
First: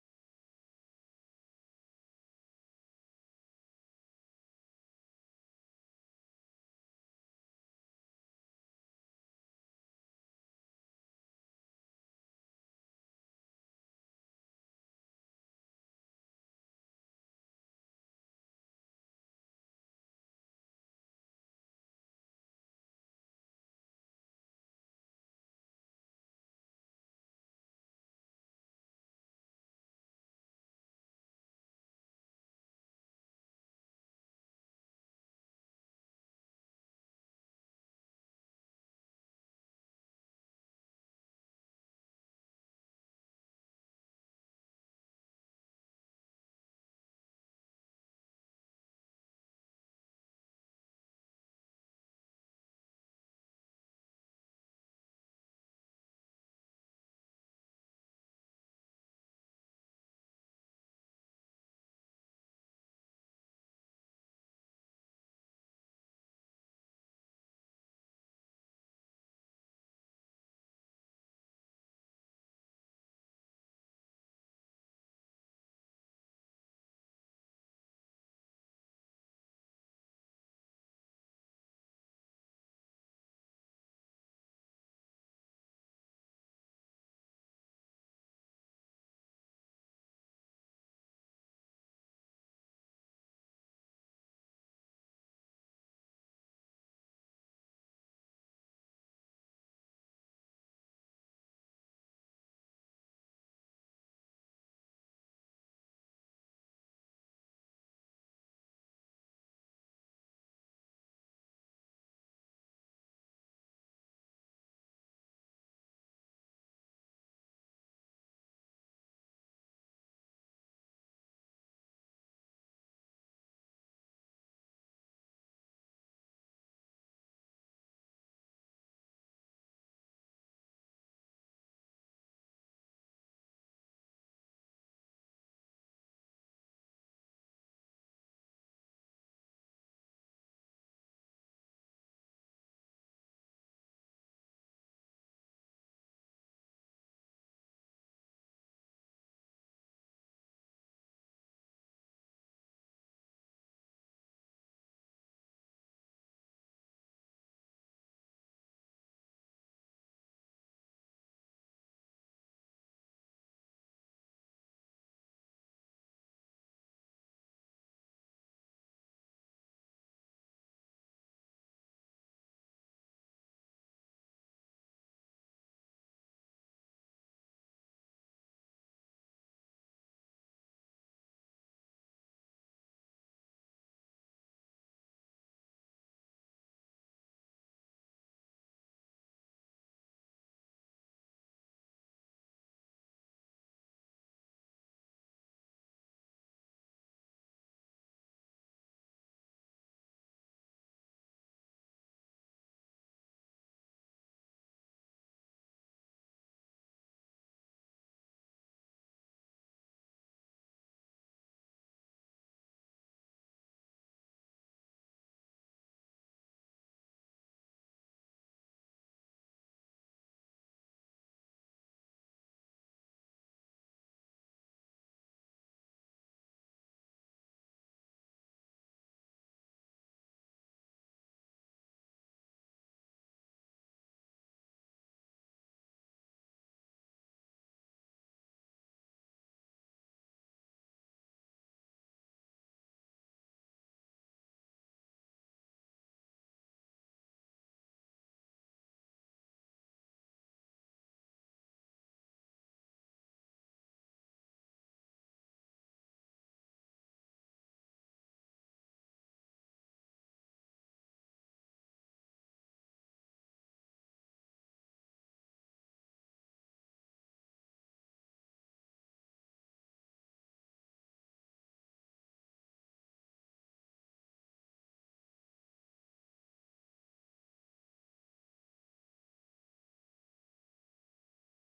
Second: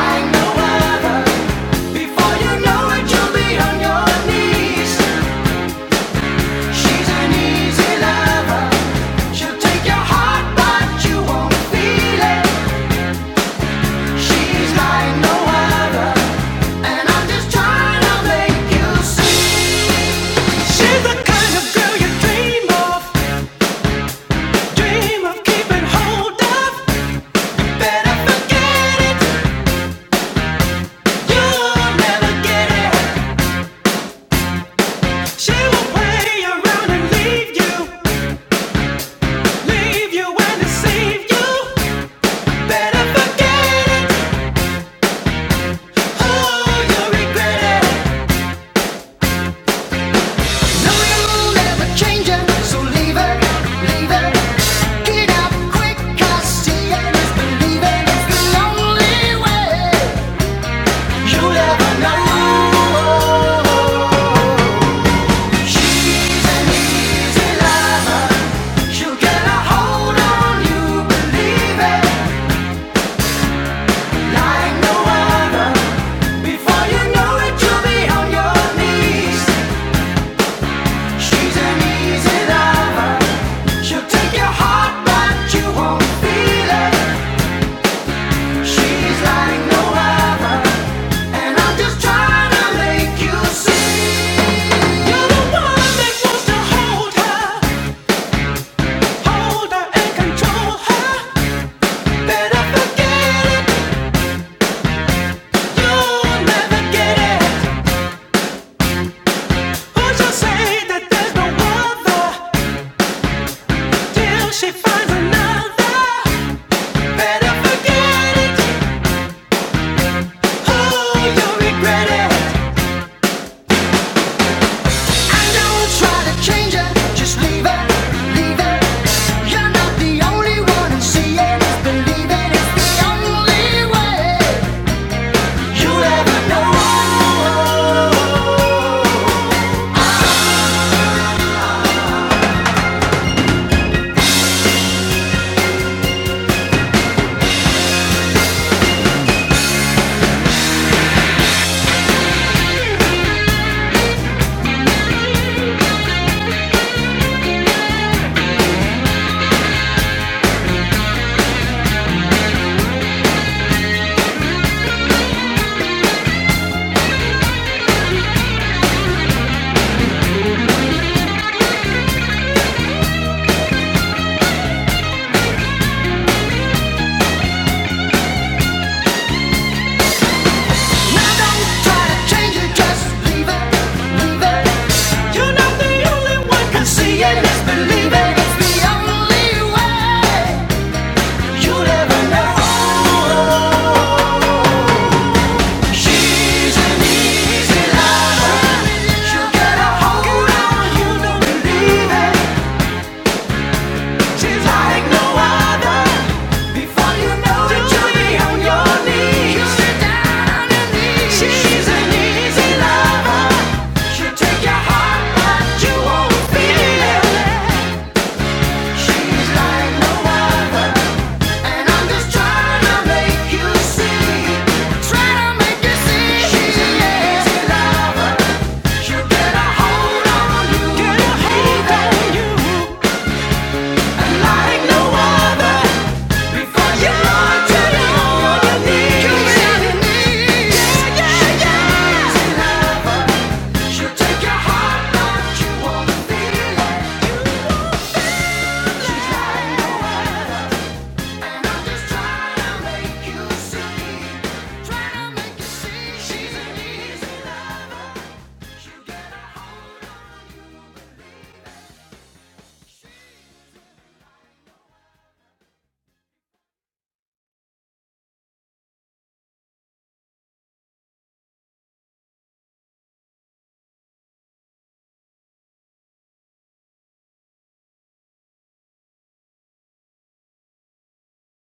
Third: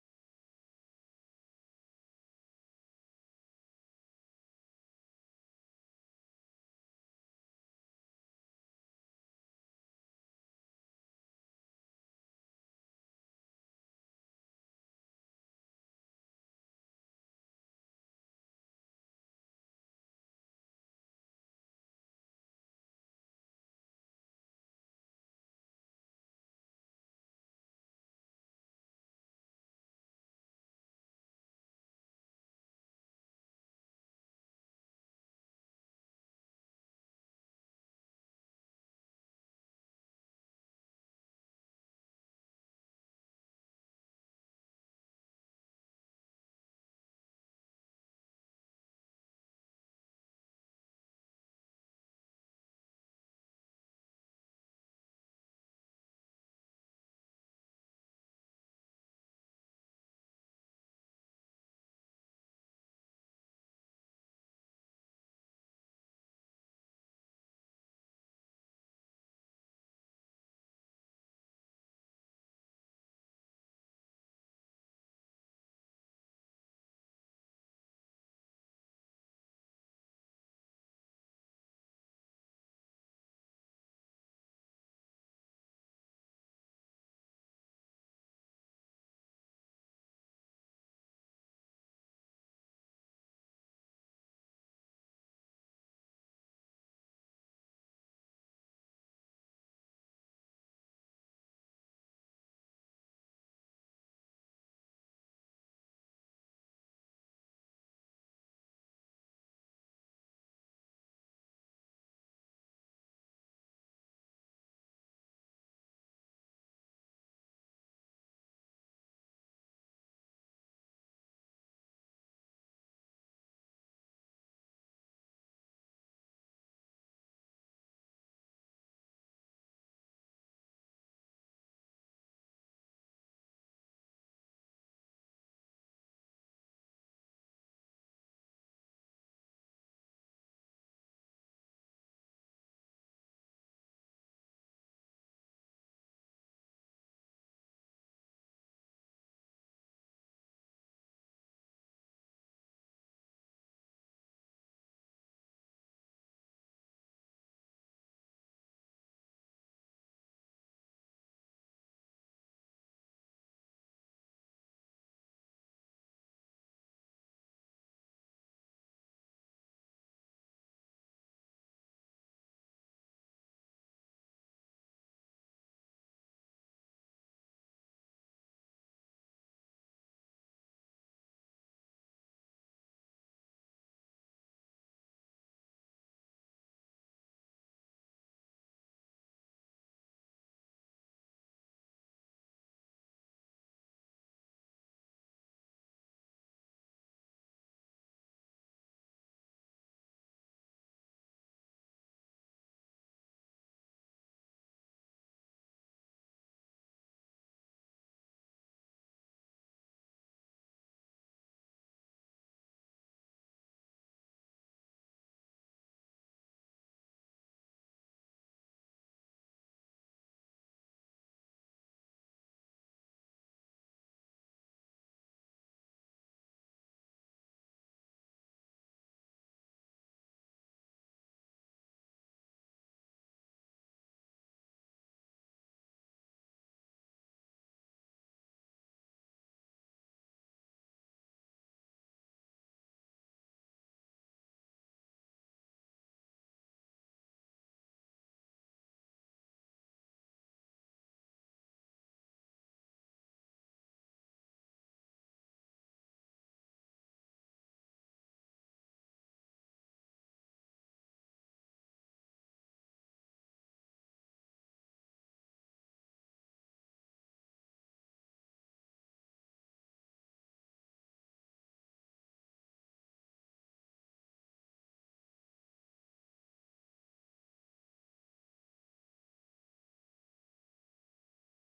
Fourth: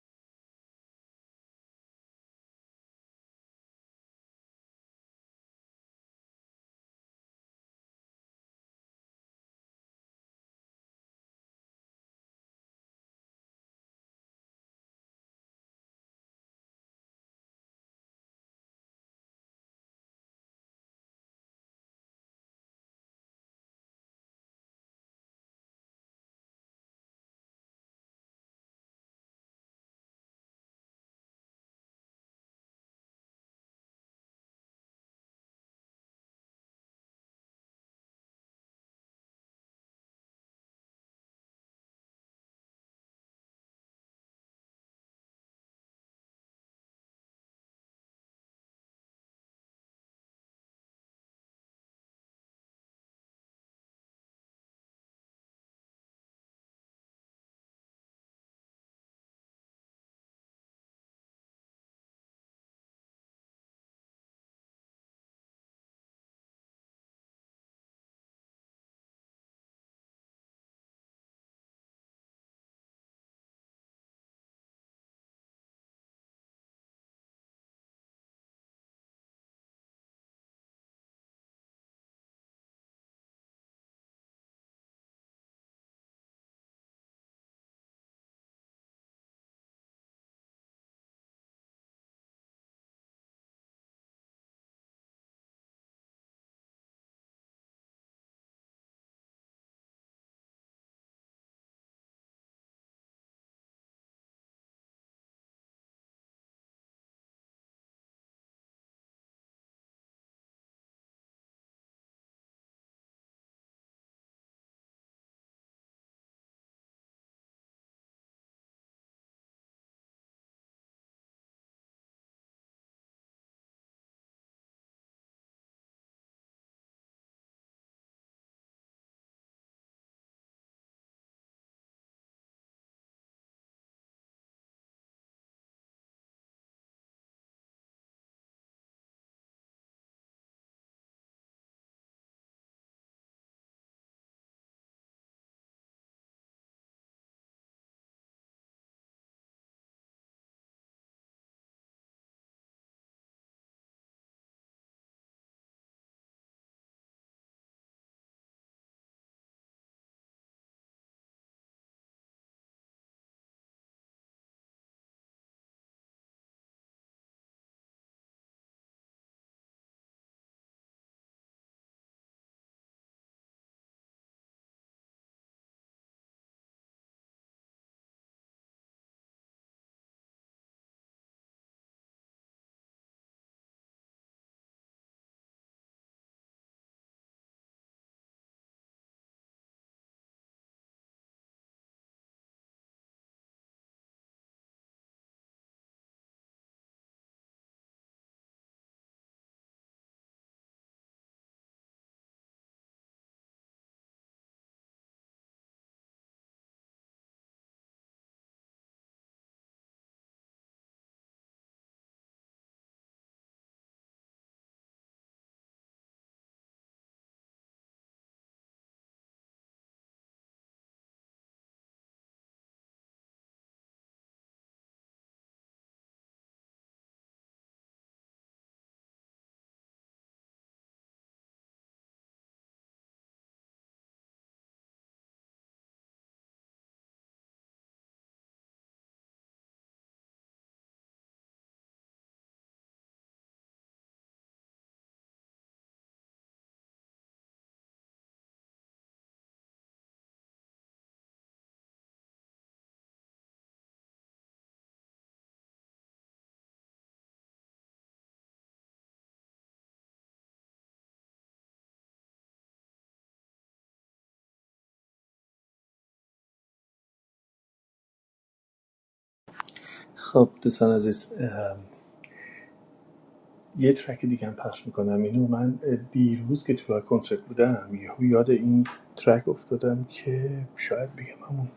Speaker 2: I know what we She's an easy lover. She'll take your heart, but you won't feel it. She's like no other. And I'm just trying to make you see. She's the kind of girl you dream of, dream of keeping hold of. Better forget it, you'll never get it. She will play around and leave you, leave you and deceive you. Better forget it, oh, you'll regret it. You'll never change it, so leave it, leave it out, 'cause you'll never know. You're the one that wants to hold her, hold her and control her. Believe You never know. She's an easy liar. She'll get a hold on you, don't believe it. She's like no other. Before you know it, you'll be on your knees. She's an easy lover. She'll take your heart, but you won't feel it. She's like no other, and I'm just trying to make you see. Trying to make you see. She's an easy lover. She's an easy life. You get a
Speaker 1: خب دوستان عزیز ام، یه ترک دیگه هم پخش میکنم اینو من دیروز که تو کنسرت بودم یهو یاد این ترک افتادم که شاید بگم همون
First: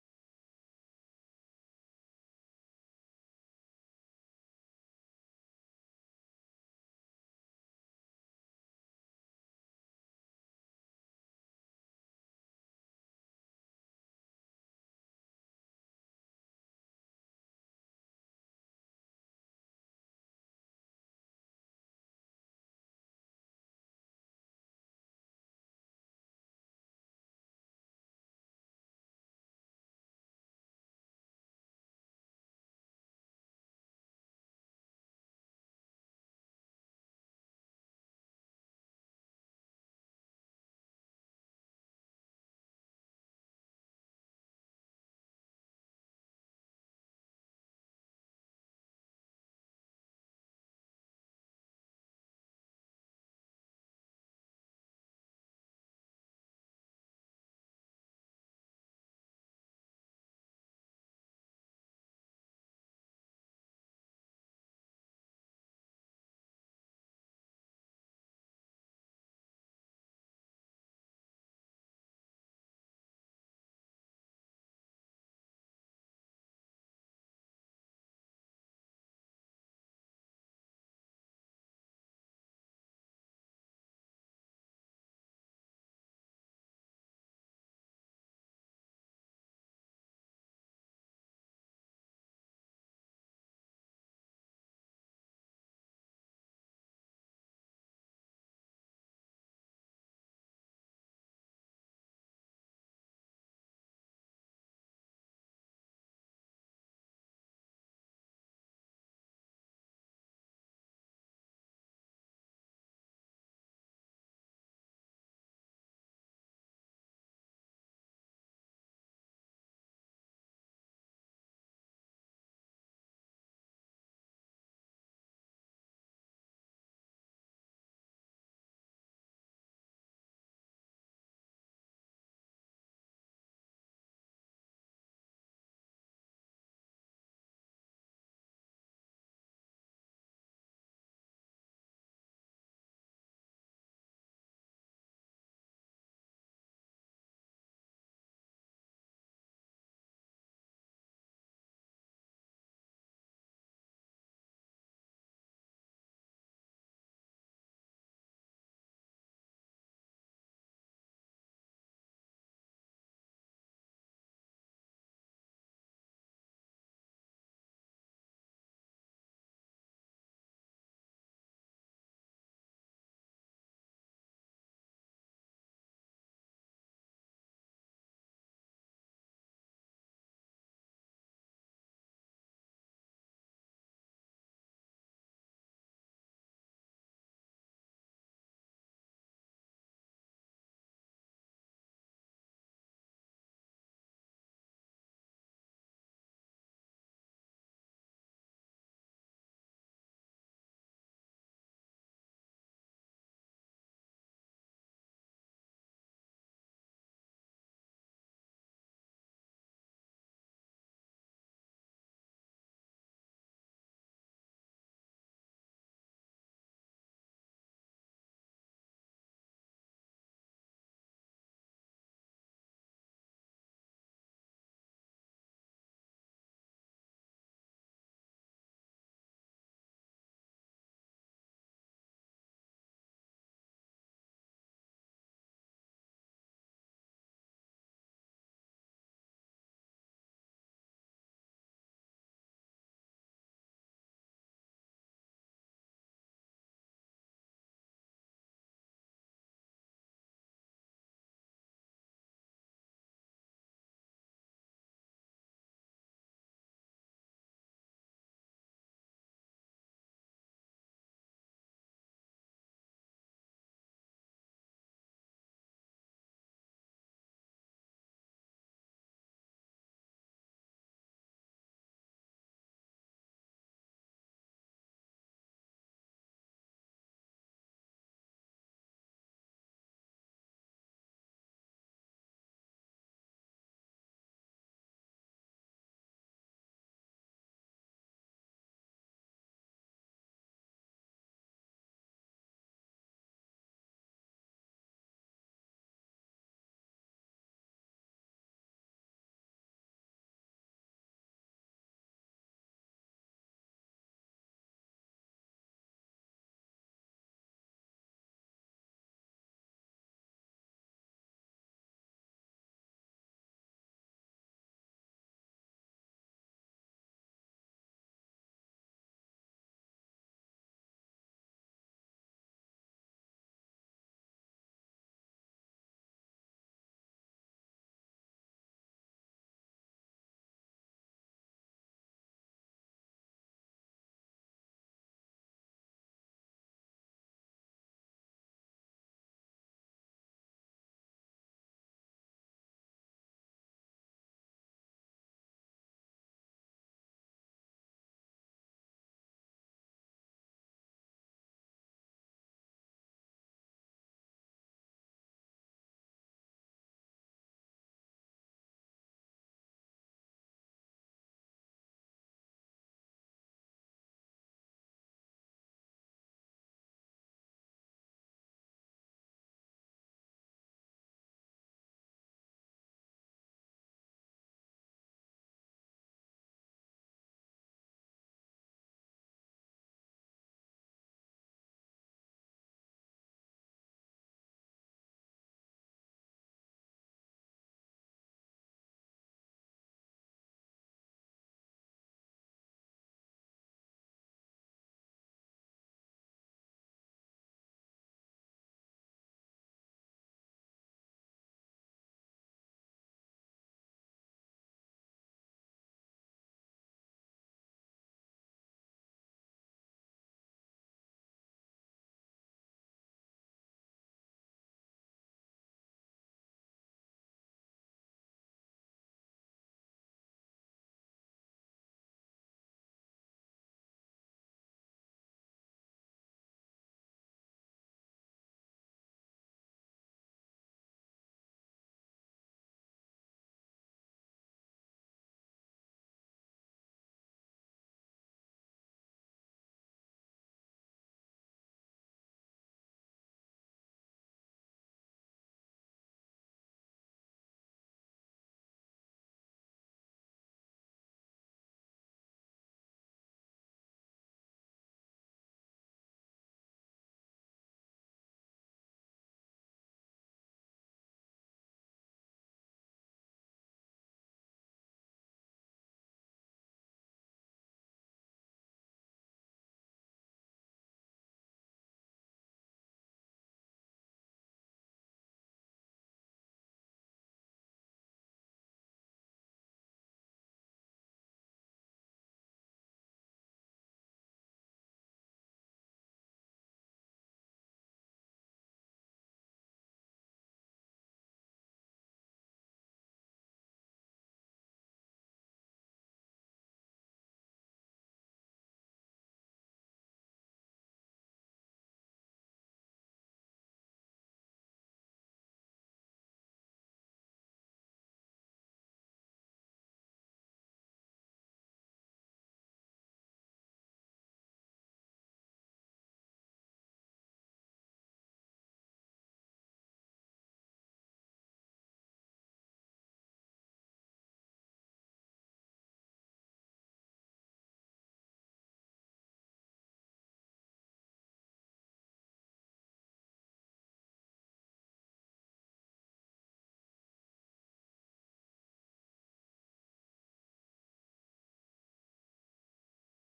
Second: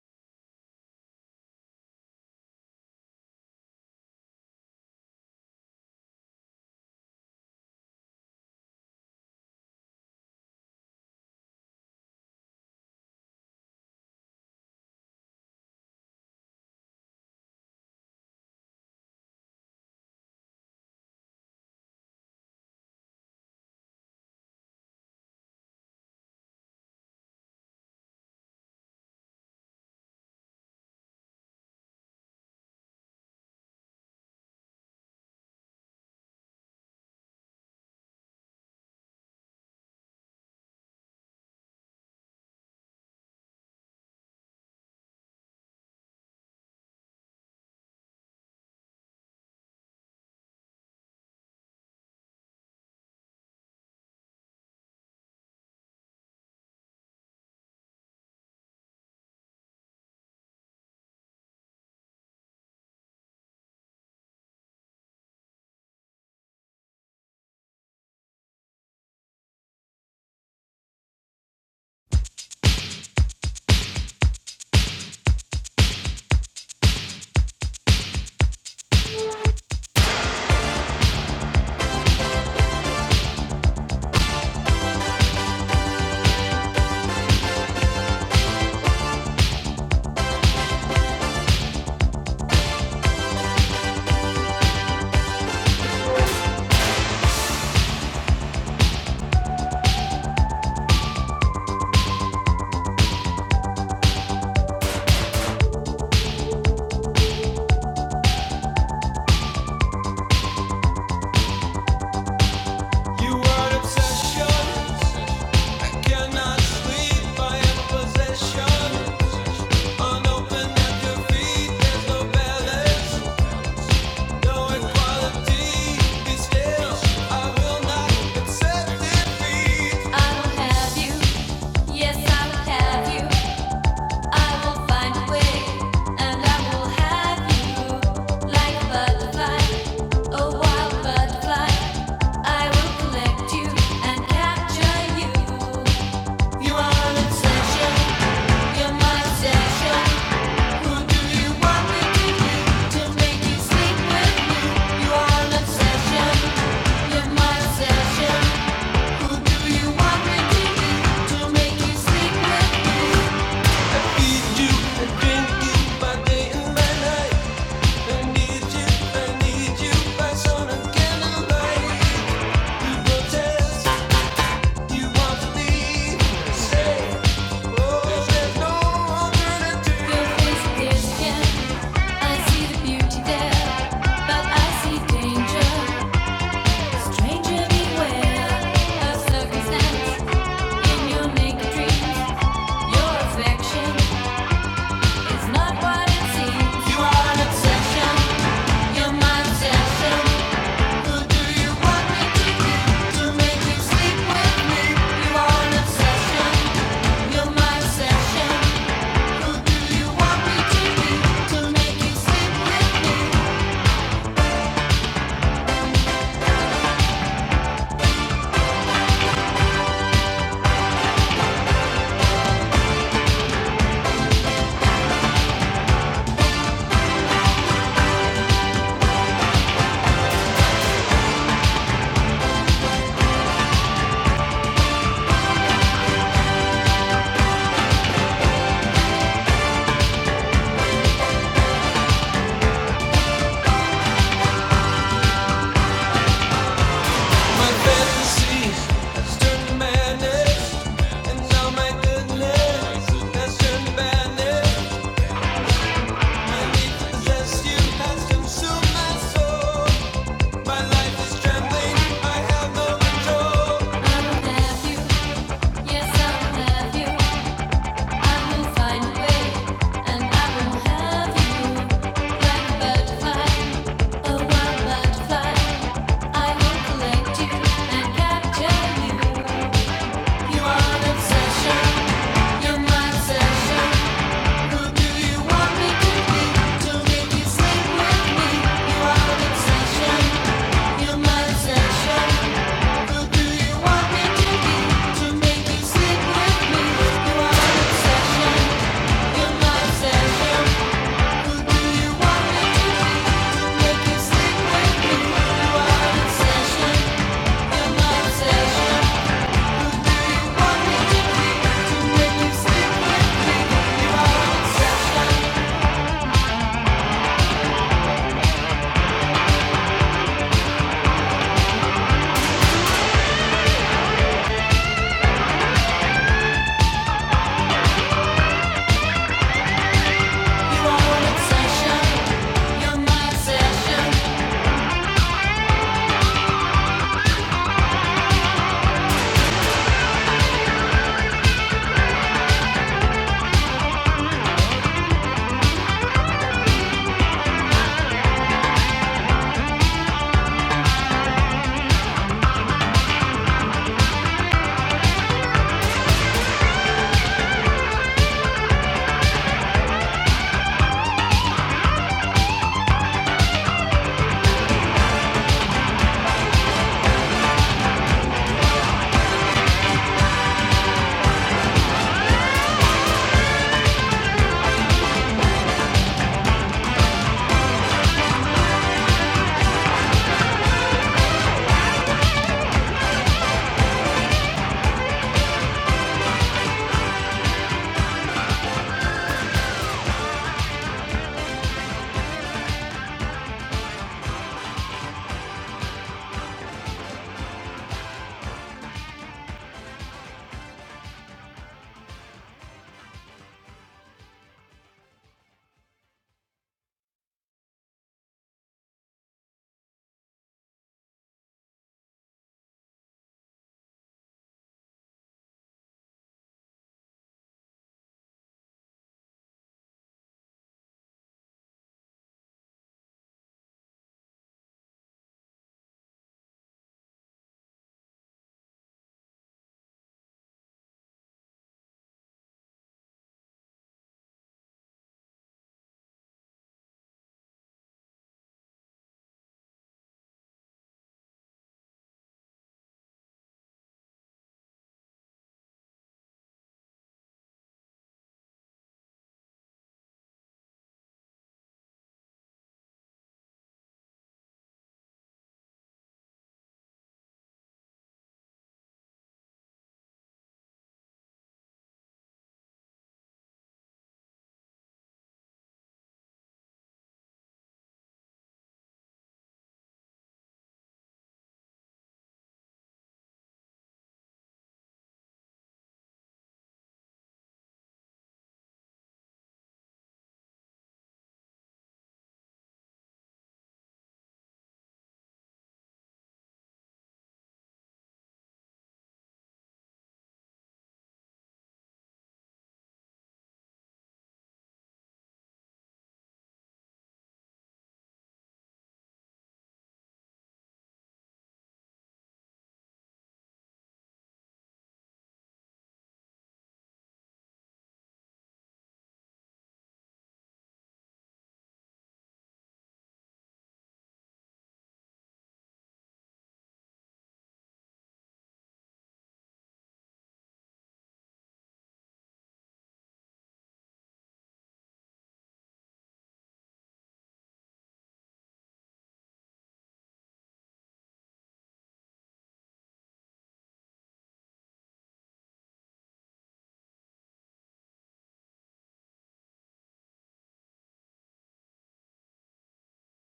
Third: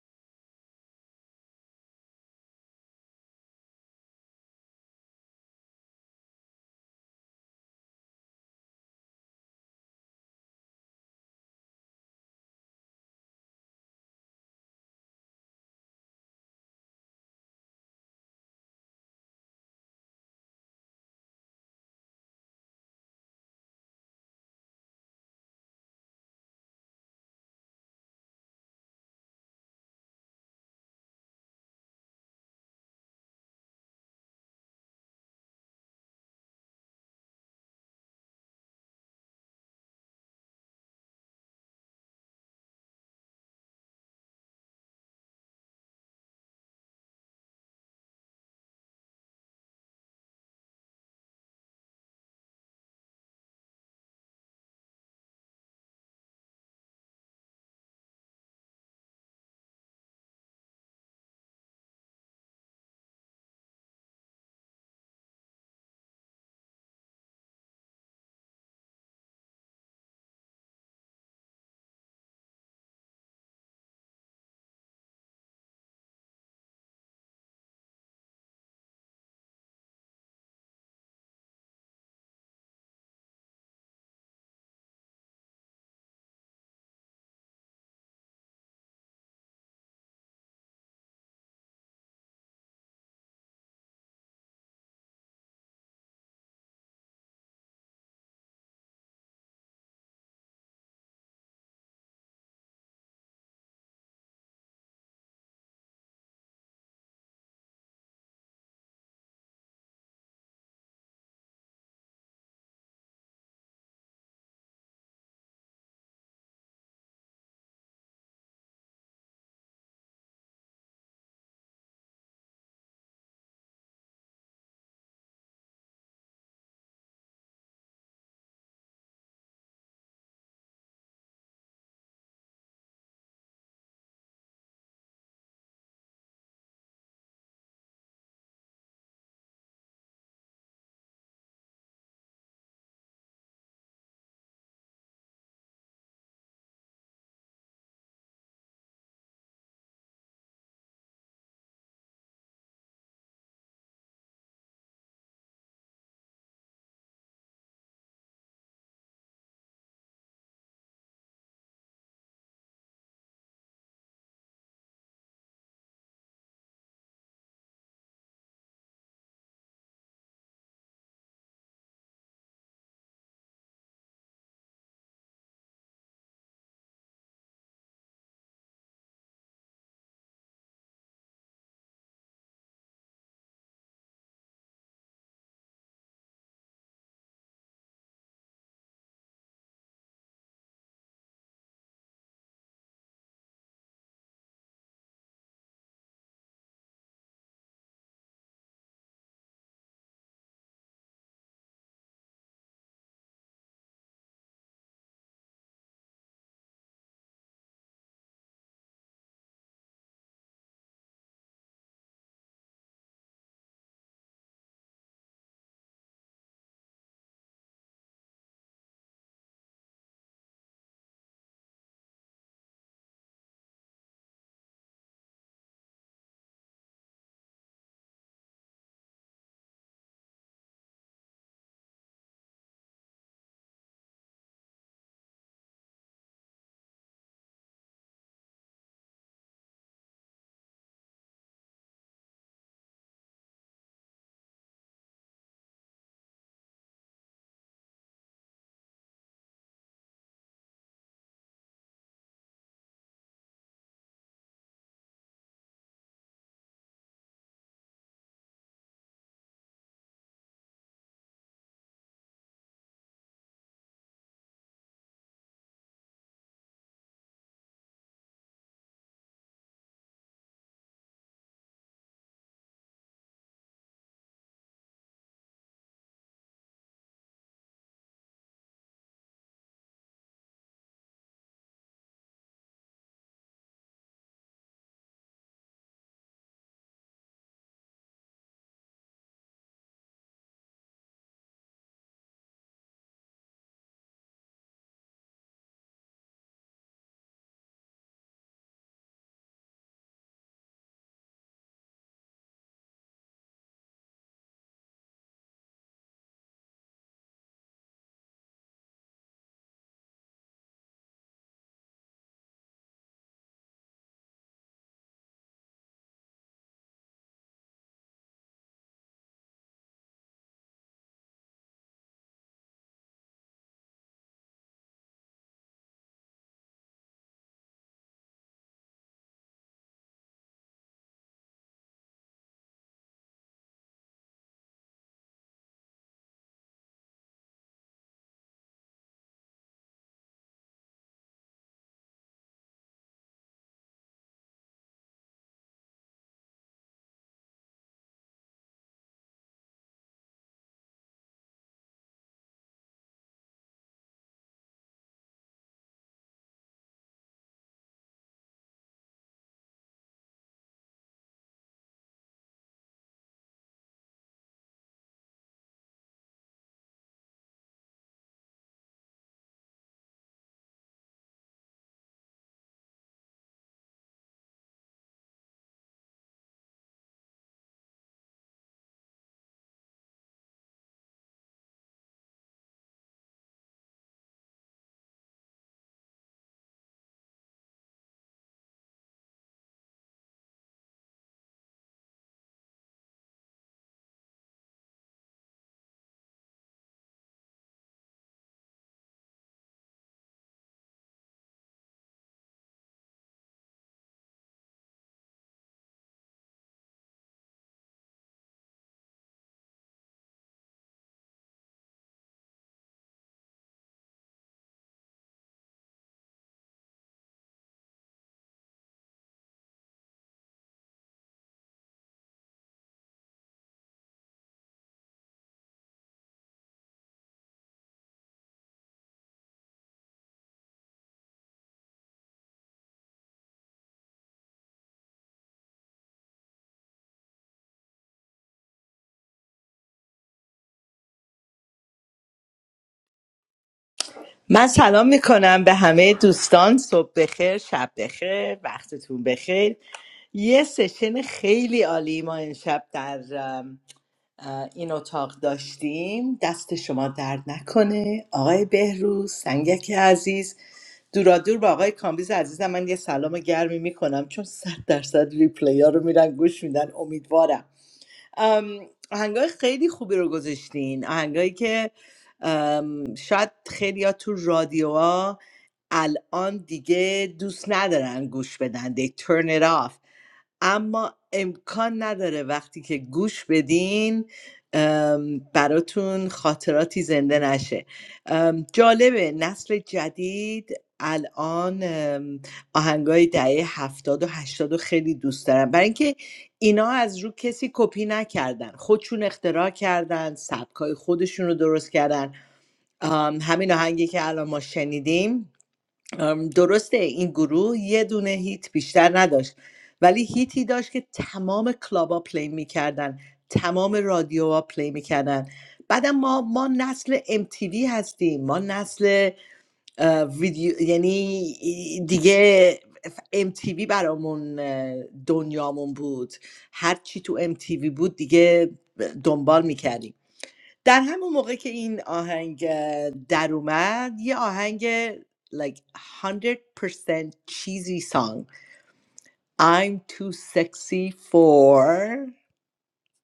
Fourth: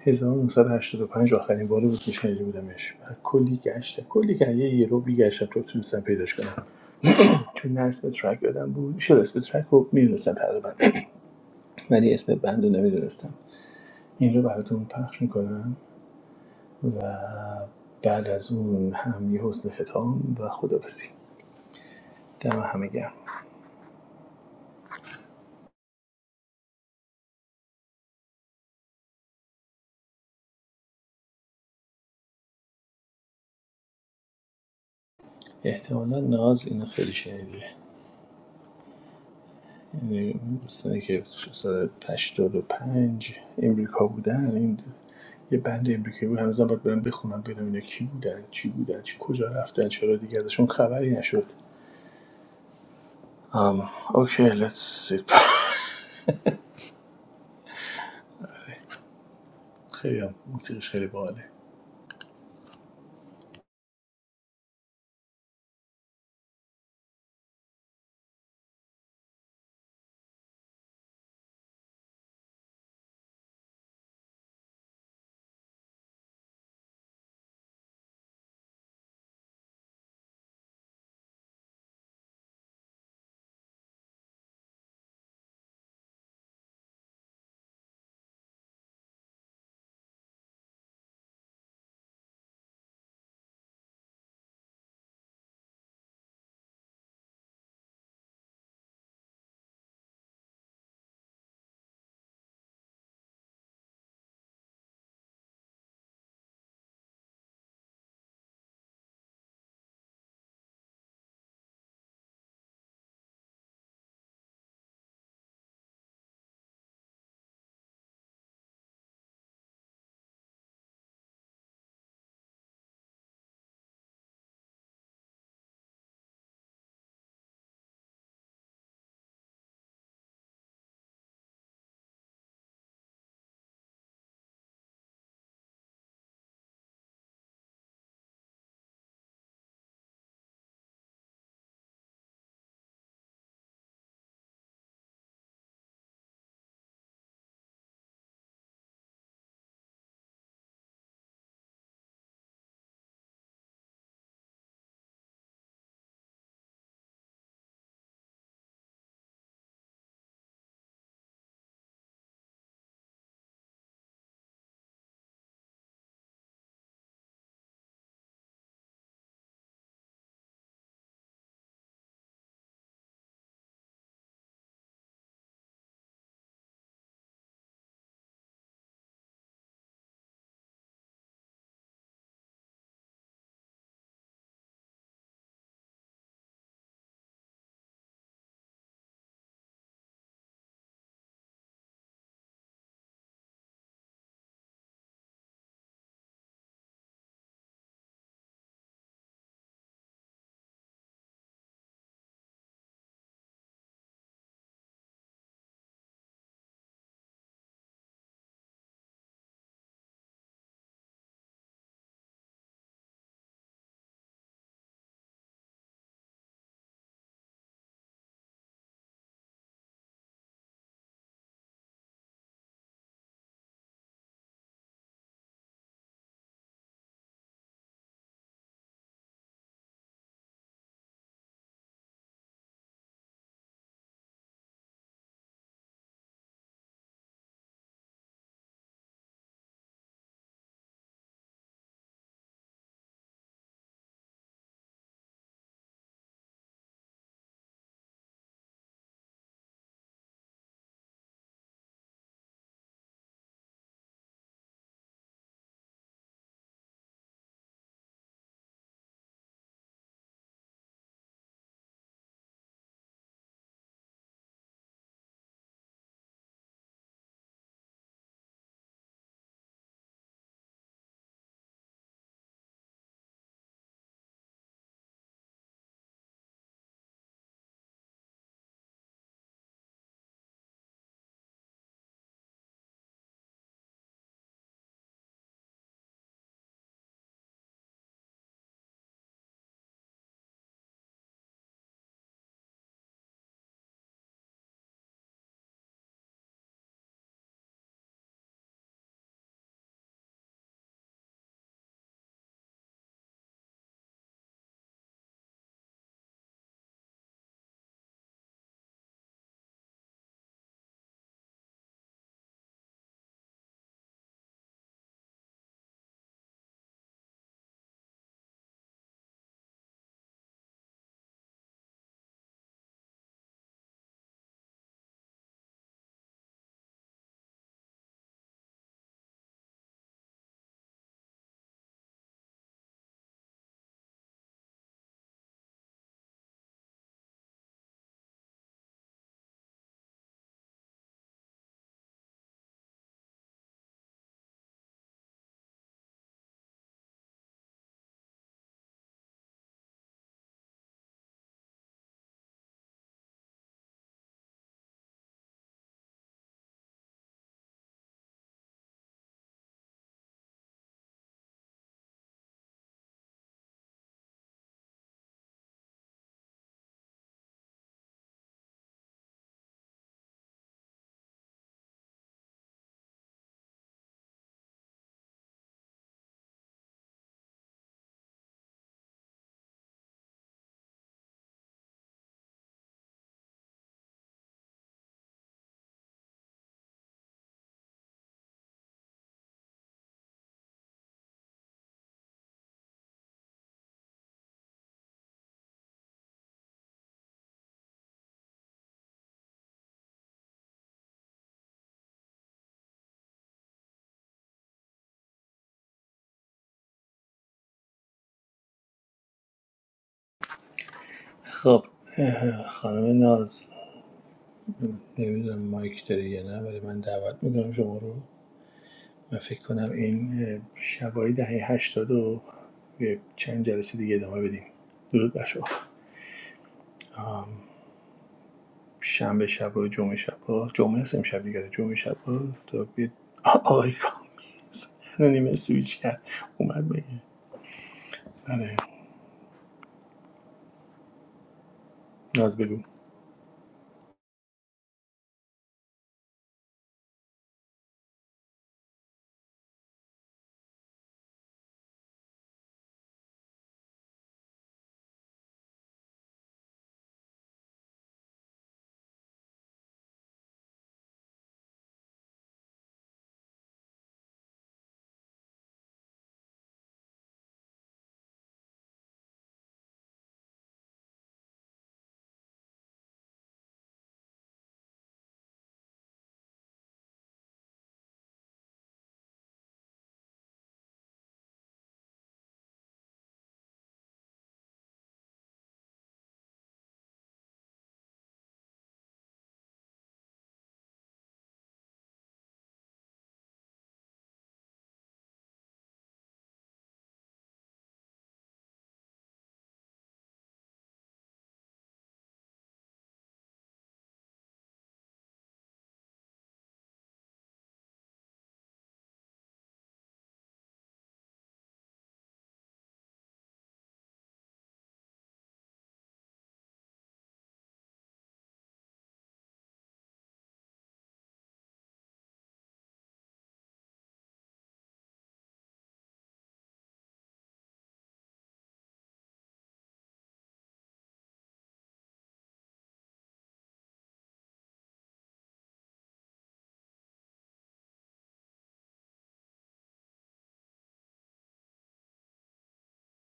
Speaker 1: 1985 آخرین بار بود که شنیده بودمش و کلی گشتم کلی که یه یه رو بیگشتم تا تونستم پیداش کنم چون نه اسم ترک یادم بود شد اسم ترک رو میدونستم تقریبا ولی اسم بند رو نمیدونستم این رو براتون پخش میکنم و بعد از اون هم یه حسن ختام و خدافزی دم همه گرم احتمالا ناز اینو خیلی شنیده یعنی دوستانی که سال 85 امریکا بودن این یه بند امریکایی بود هنوزم باید برم بخونم ببینم اینا کی بودن چی بودن چی کجا رفتن چرا دیگه ازشون خبری نشد ام اوکی لیتس سی خیلی موسیقیش خیلی باله
Speaker 2: You are obsession. I cannot sleep. I am possession. Unopened at your feet. There's no balance, no equality. Be still. I will not accept defeat. I want you, yes, I have you. I need you by sun and candlelight. You protest. You're my obsession. Who do you want me to be? I will collect you and capture you. You're my obsession.
Speaker 1: خب خانم ناز نمیدونم مایک داره یا نه ولی من دعوت میکنم شما رو و فکر کنم این شبای دهه 80 رو چند جلسه دیگه ادامه بدیم درود بر شما شنبه شبا جمعه شبا جمعه هست امشب دیگه جمعه شبا تا بید آقای کامل نیمه سویچ کرد اومد بگه آره ناز بگو
Speaker 3: من سلام میکنم به همه دوستان صبح بخیر شب بخیر وقتتون بخیر یه سشن خیلی عالی ما امشب در ام، اه، این اتاق داشتیم دست شما درد نکنه آقای بهروز سنگک عزیز دورا دور با آقای کامبیز عزیزم من یه سلام گرمی میکنم چون صد درصد ریپلی ها رو میرن گوش میدن امیدوارم ام، آهنگای خیلی خوبی رو گذاشتین آهنگایی که ام، شاید خیلی تو رادیوها الان دیگه دوست ندارن گوش بدن they turn it off اما امکان نداره وقتی که گوش بدین ام، براتون خاطراتی زنده نشه ام، جالبه نسل جدید الان ام، آهنگای دهه هفتاد و هشتاد و خیلی دوست دارن برای اینکه اینا از رو کسی کپی نکردن خودشون اختراع کردن سبکای خودشون رو درست کردن آم، همین آهنگی که الان ما شنیدیم آم، درسته این گروه یه دونه هیت بیشتر نداشت ولی هیتی داشت که تمام کلابا پلی میکردن تمام رادیوها پلی میکردن بعدم ما ما نسل MTV هستیم ما نسل اه، ویدیو یعنی دیگه ام تیوی برامون اه، دنیامون بود هر چی تو ام تیوی بود دیگه دنبال میکردیم در همون موقع که این آهنگ اه، در اومد یه آهنگ like 100% cheesy song I'm too sexy for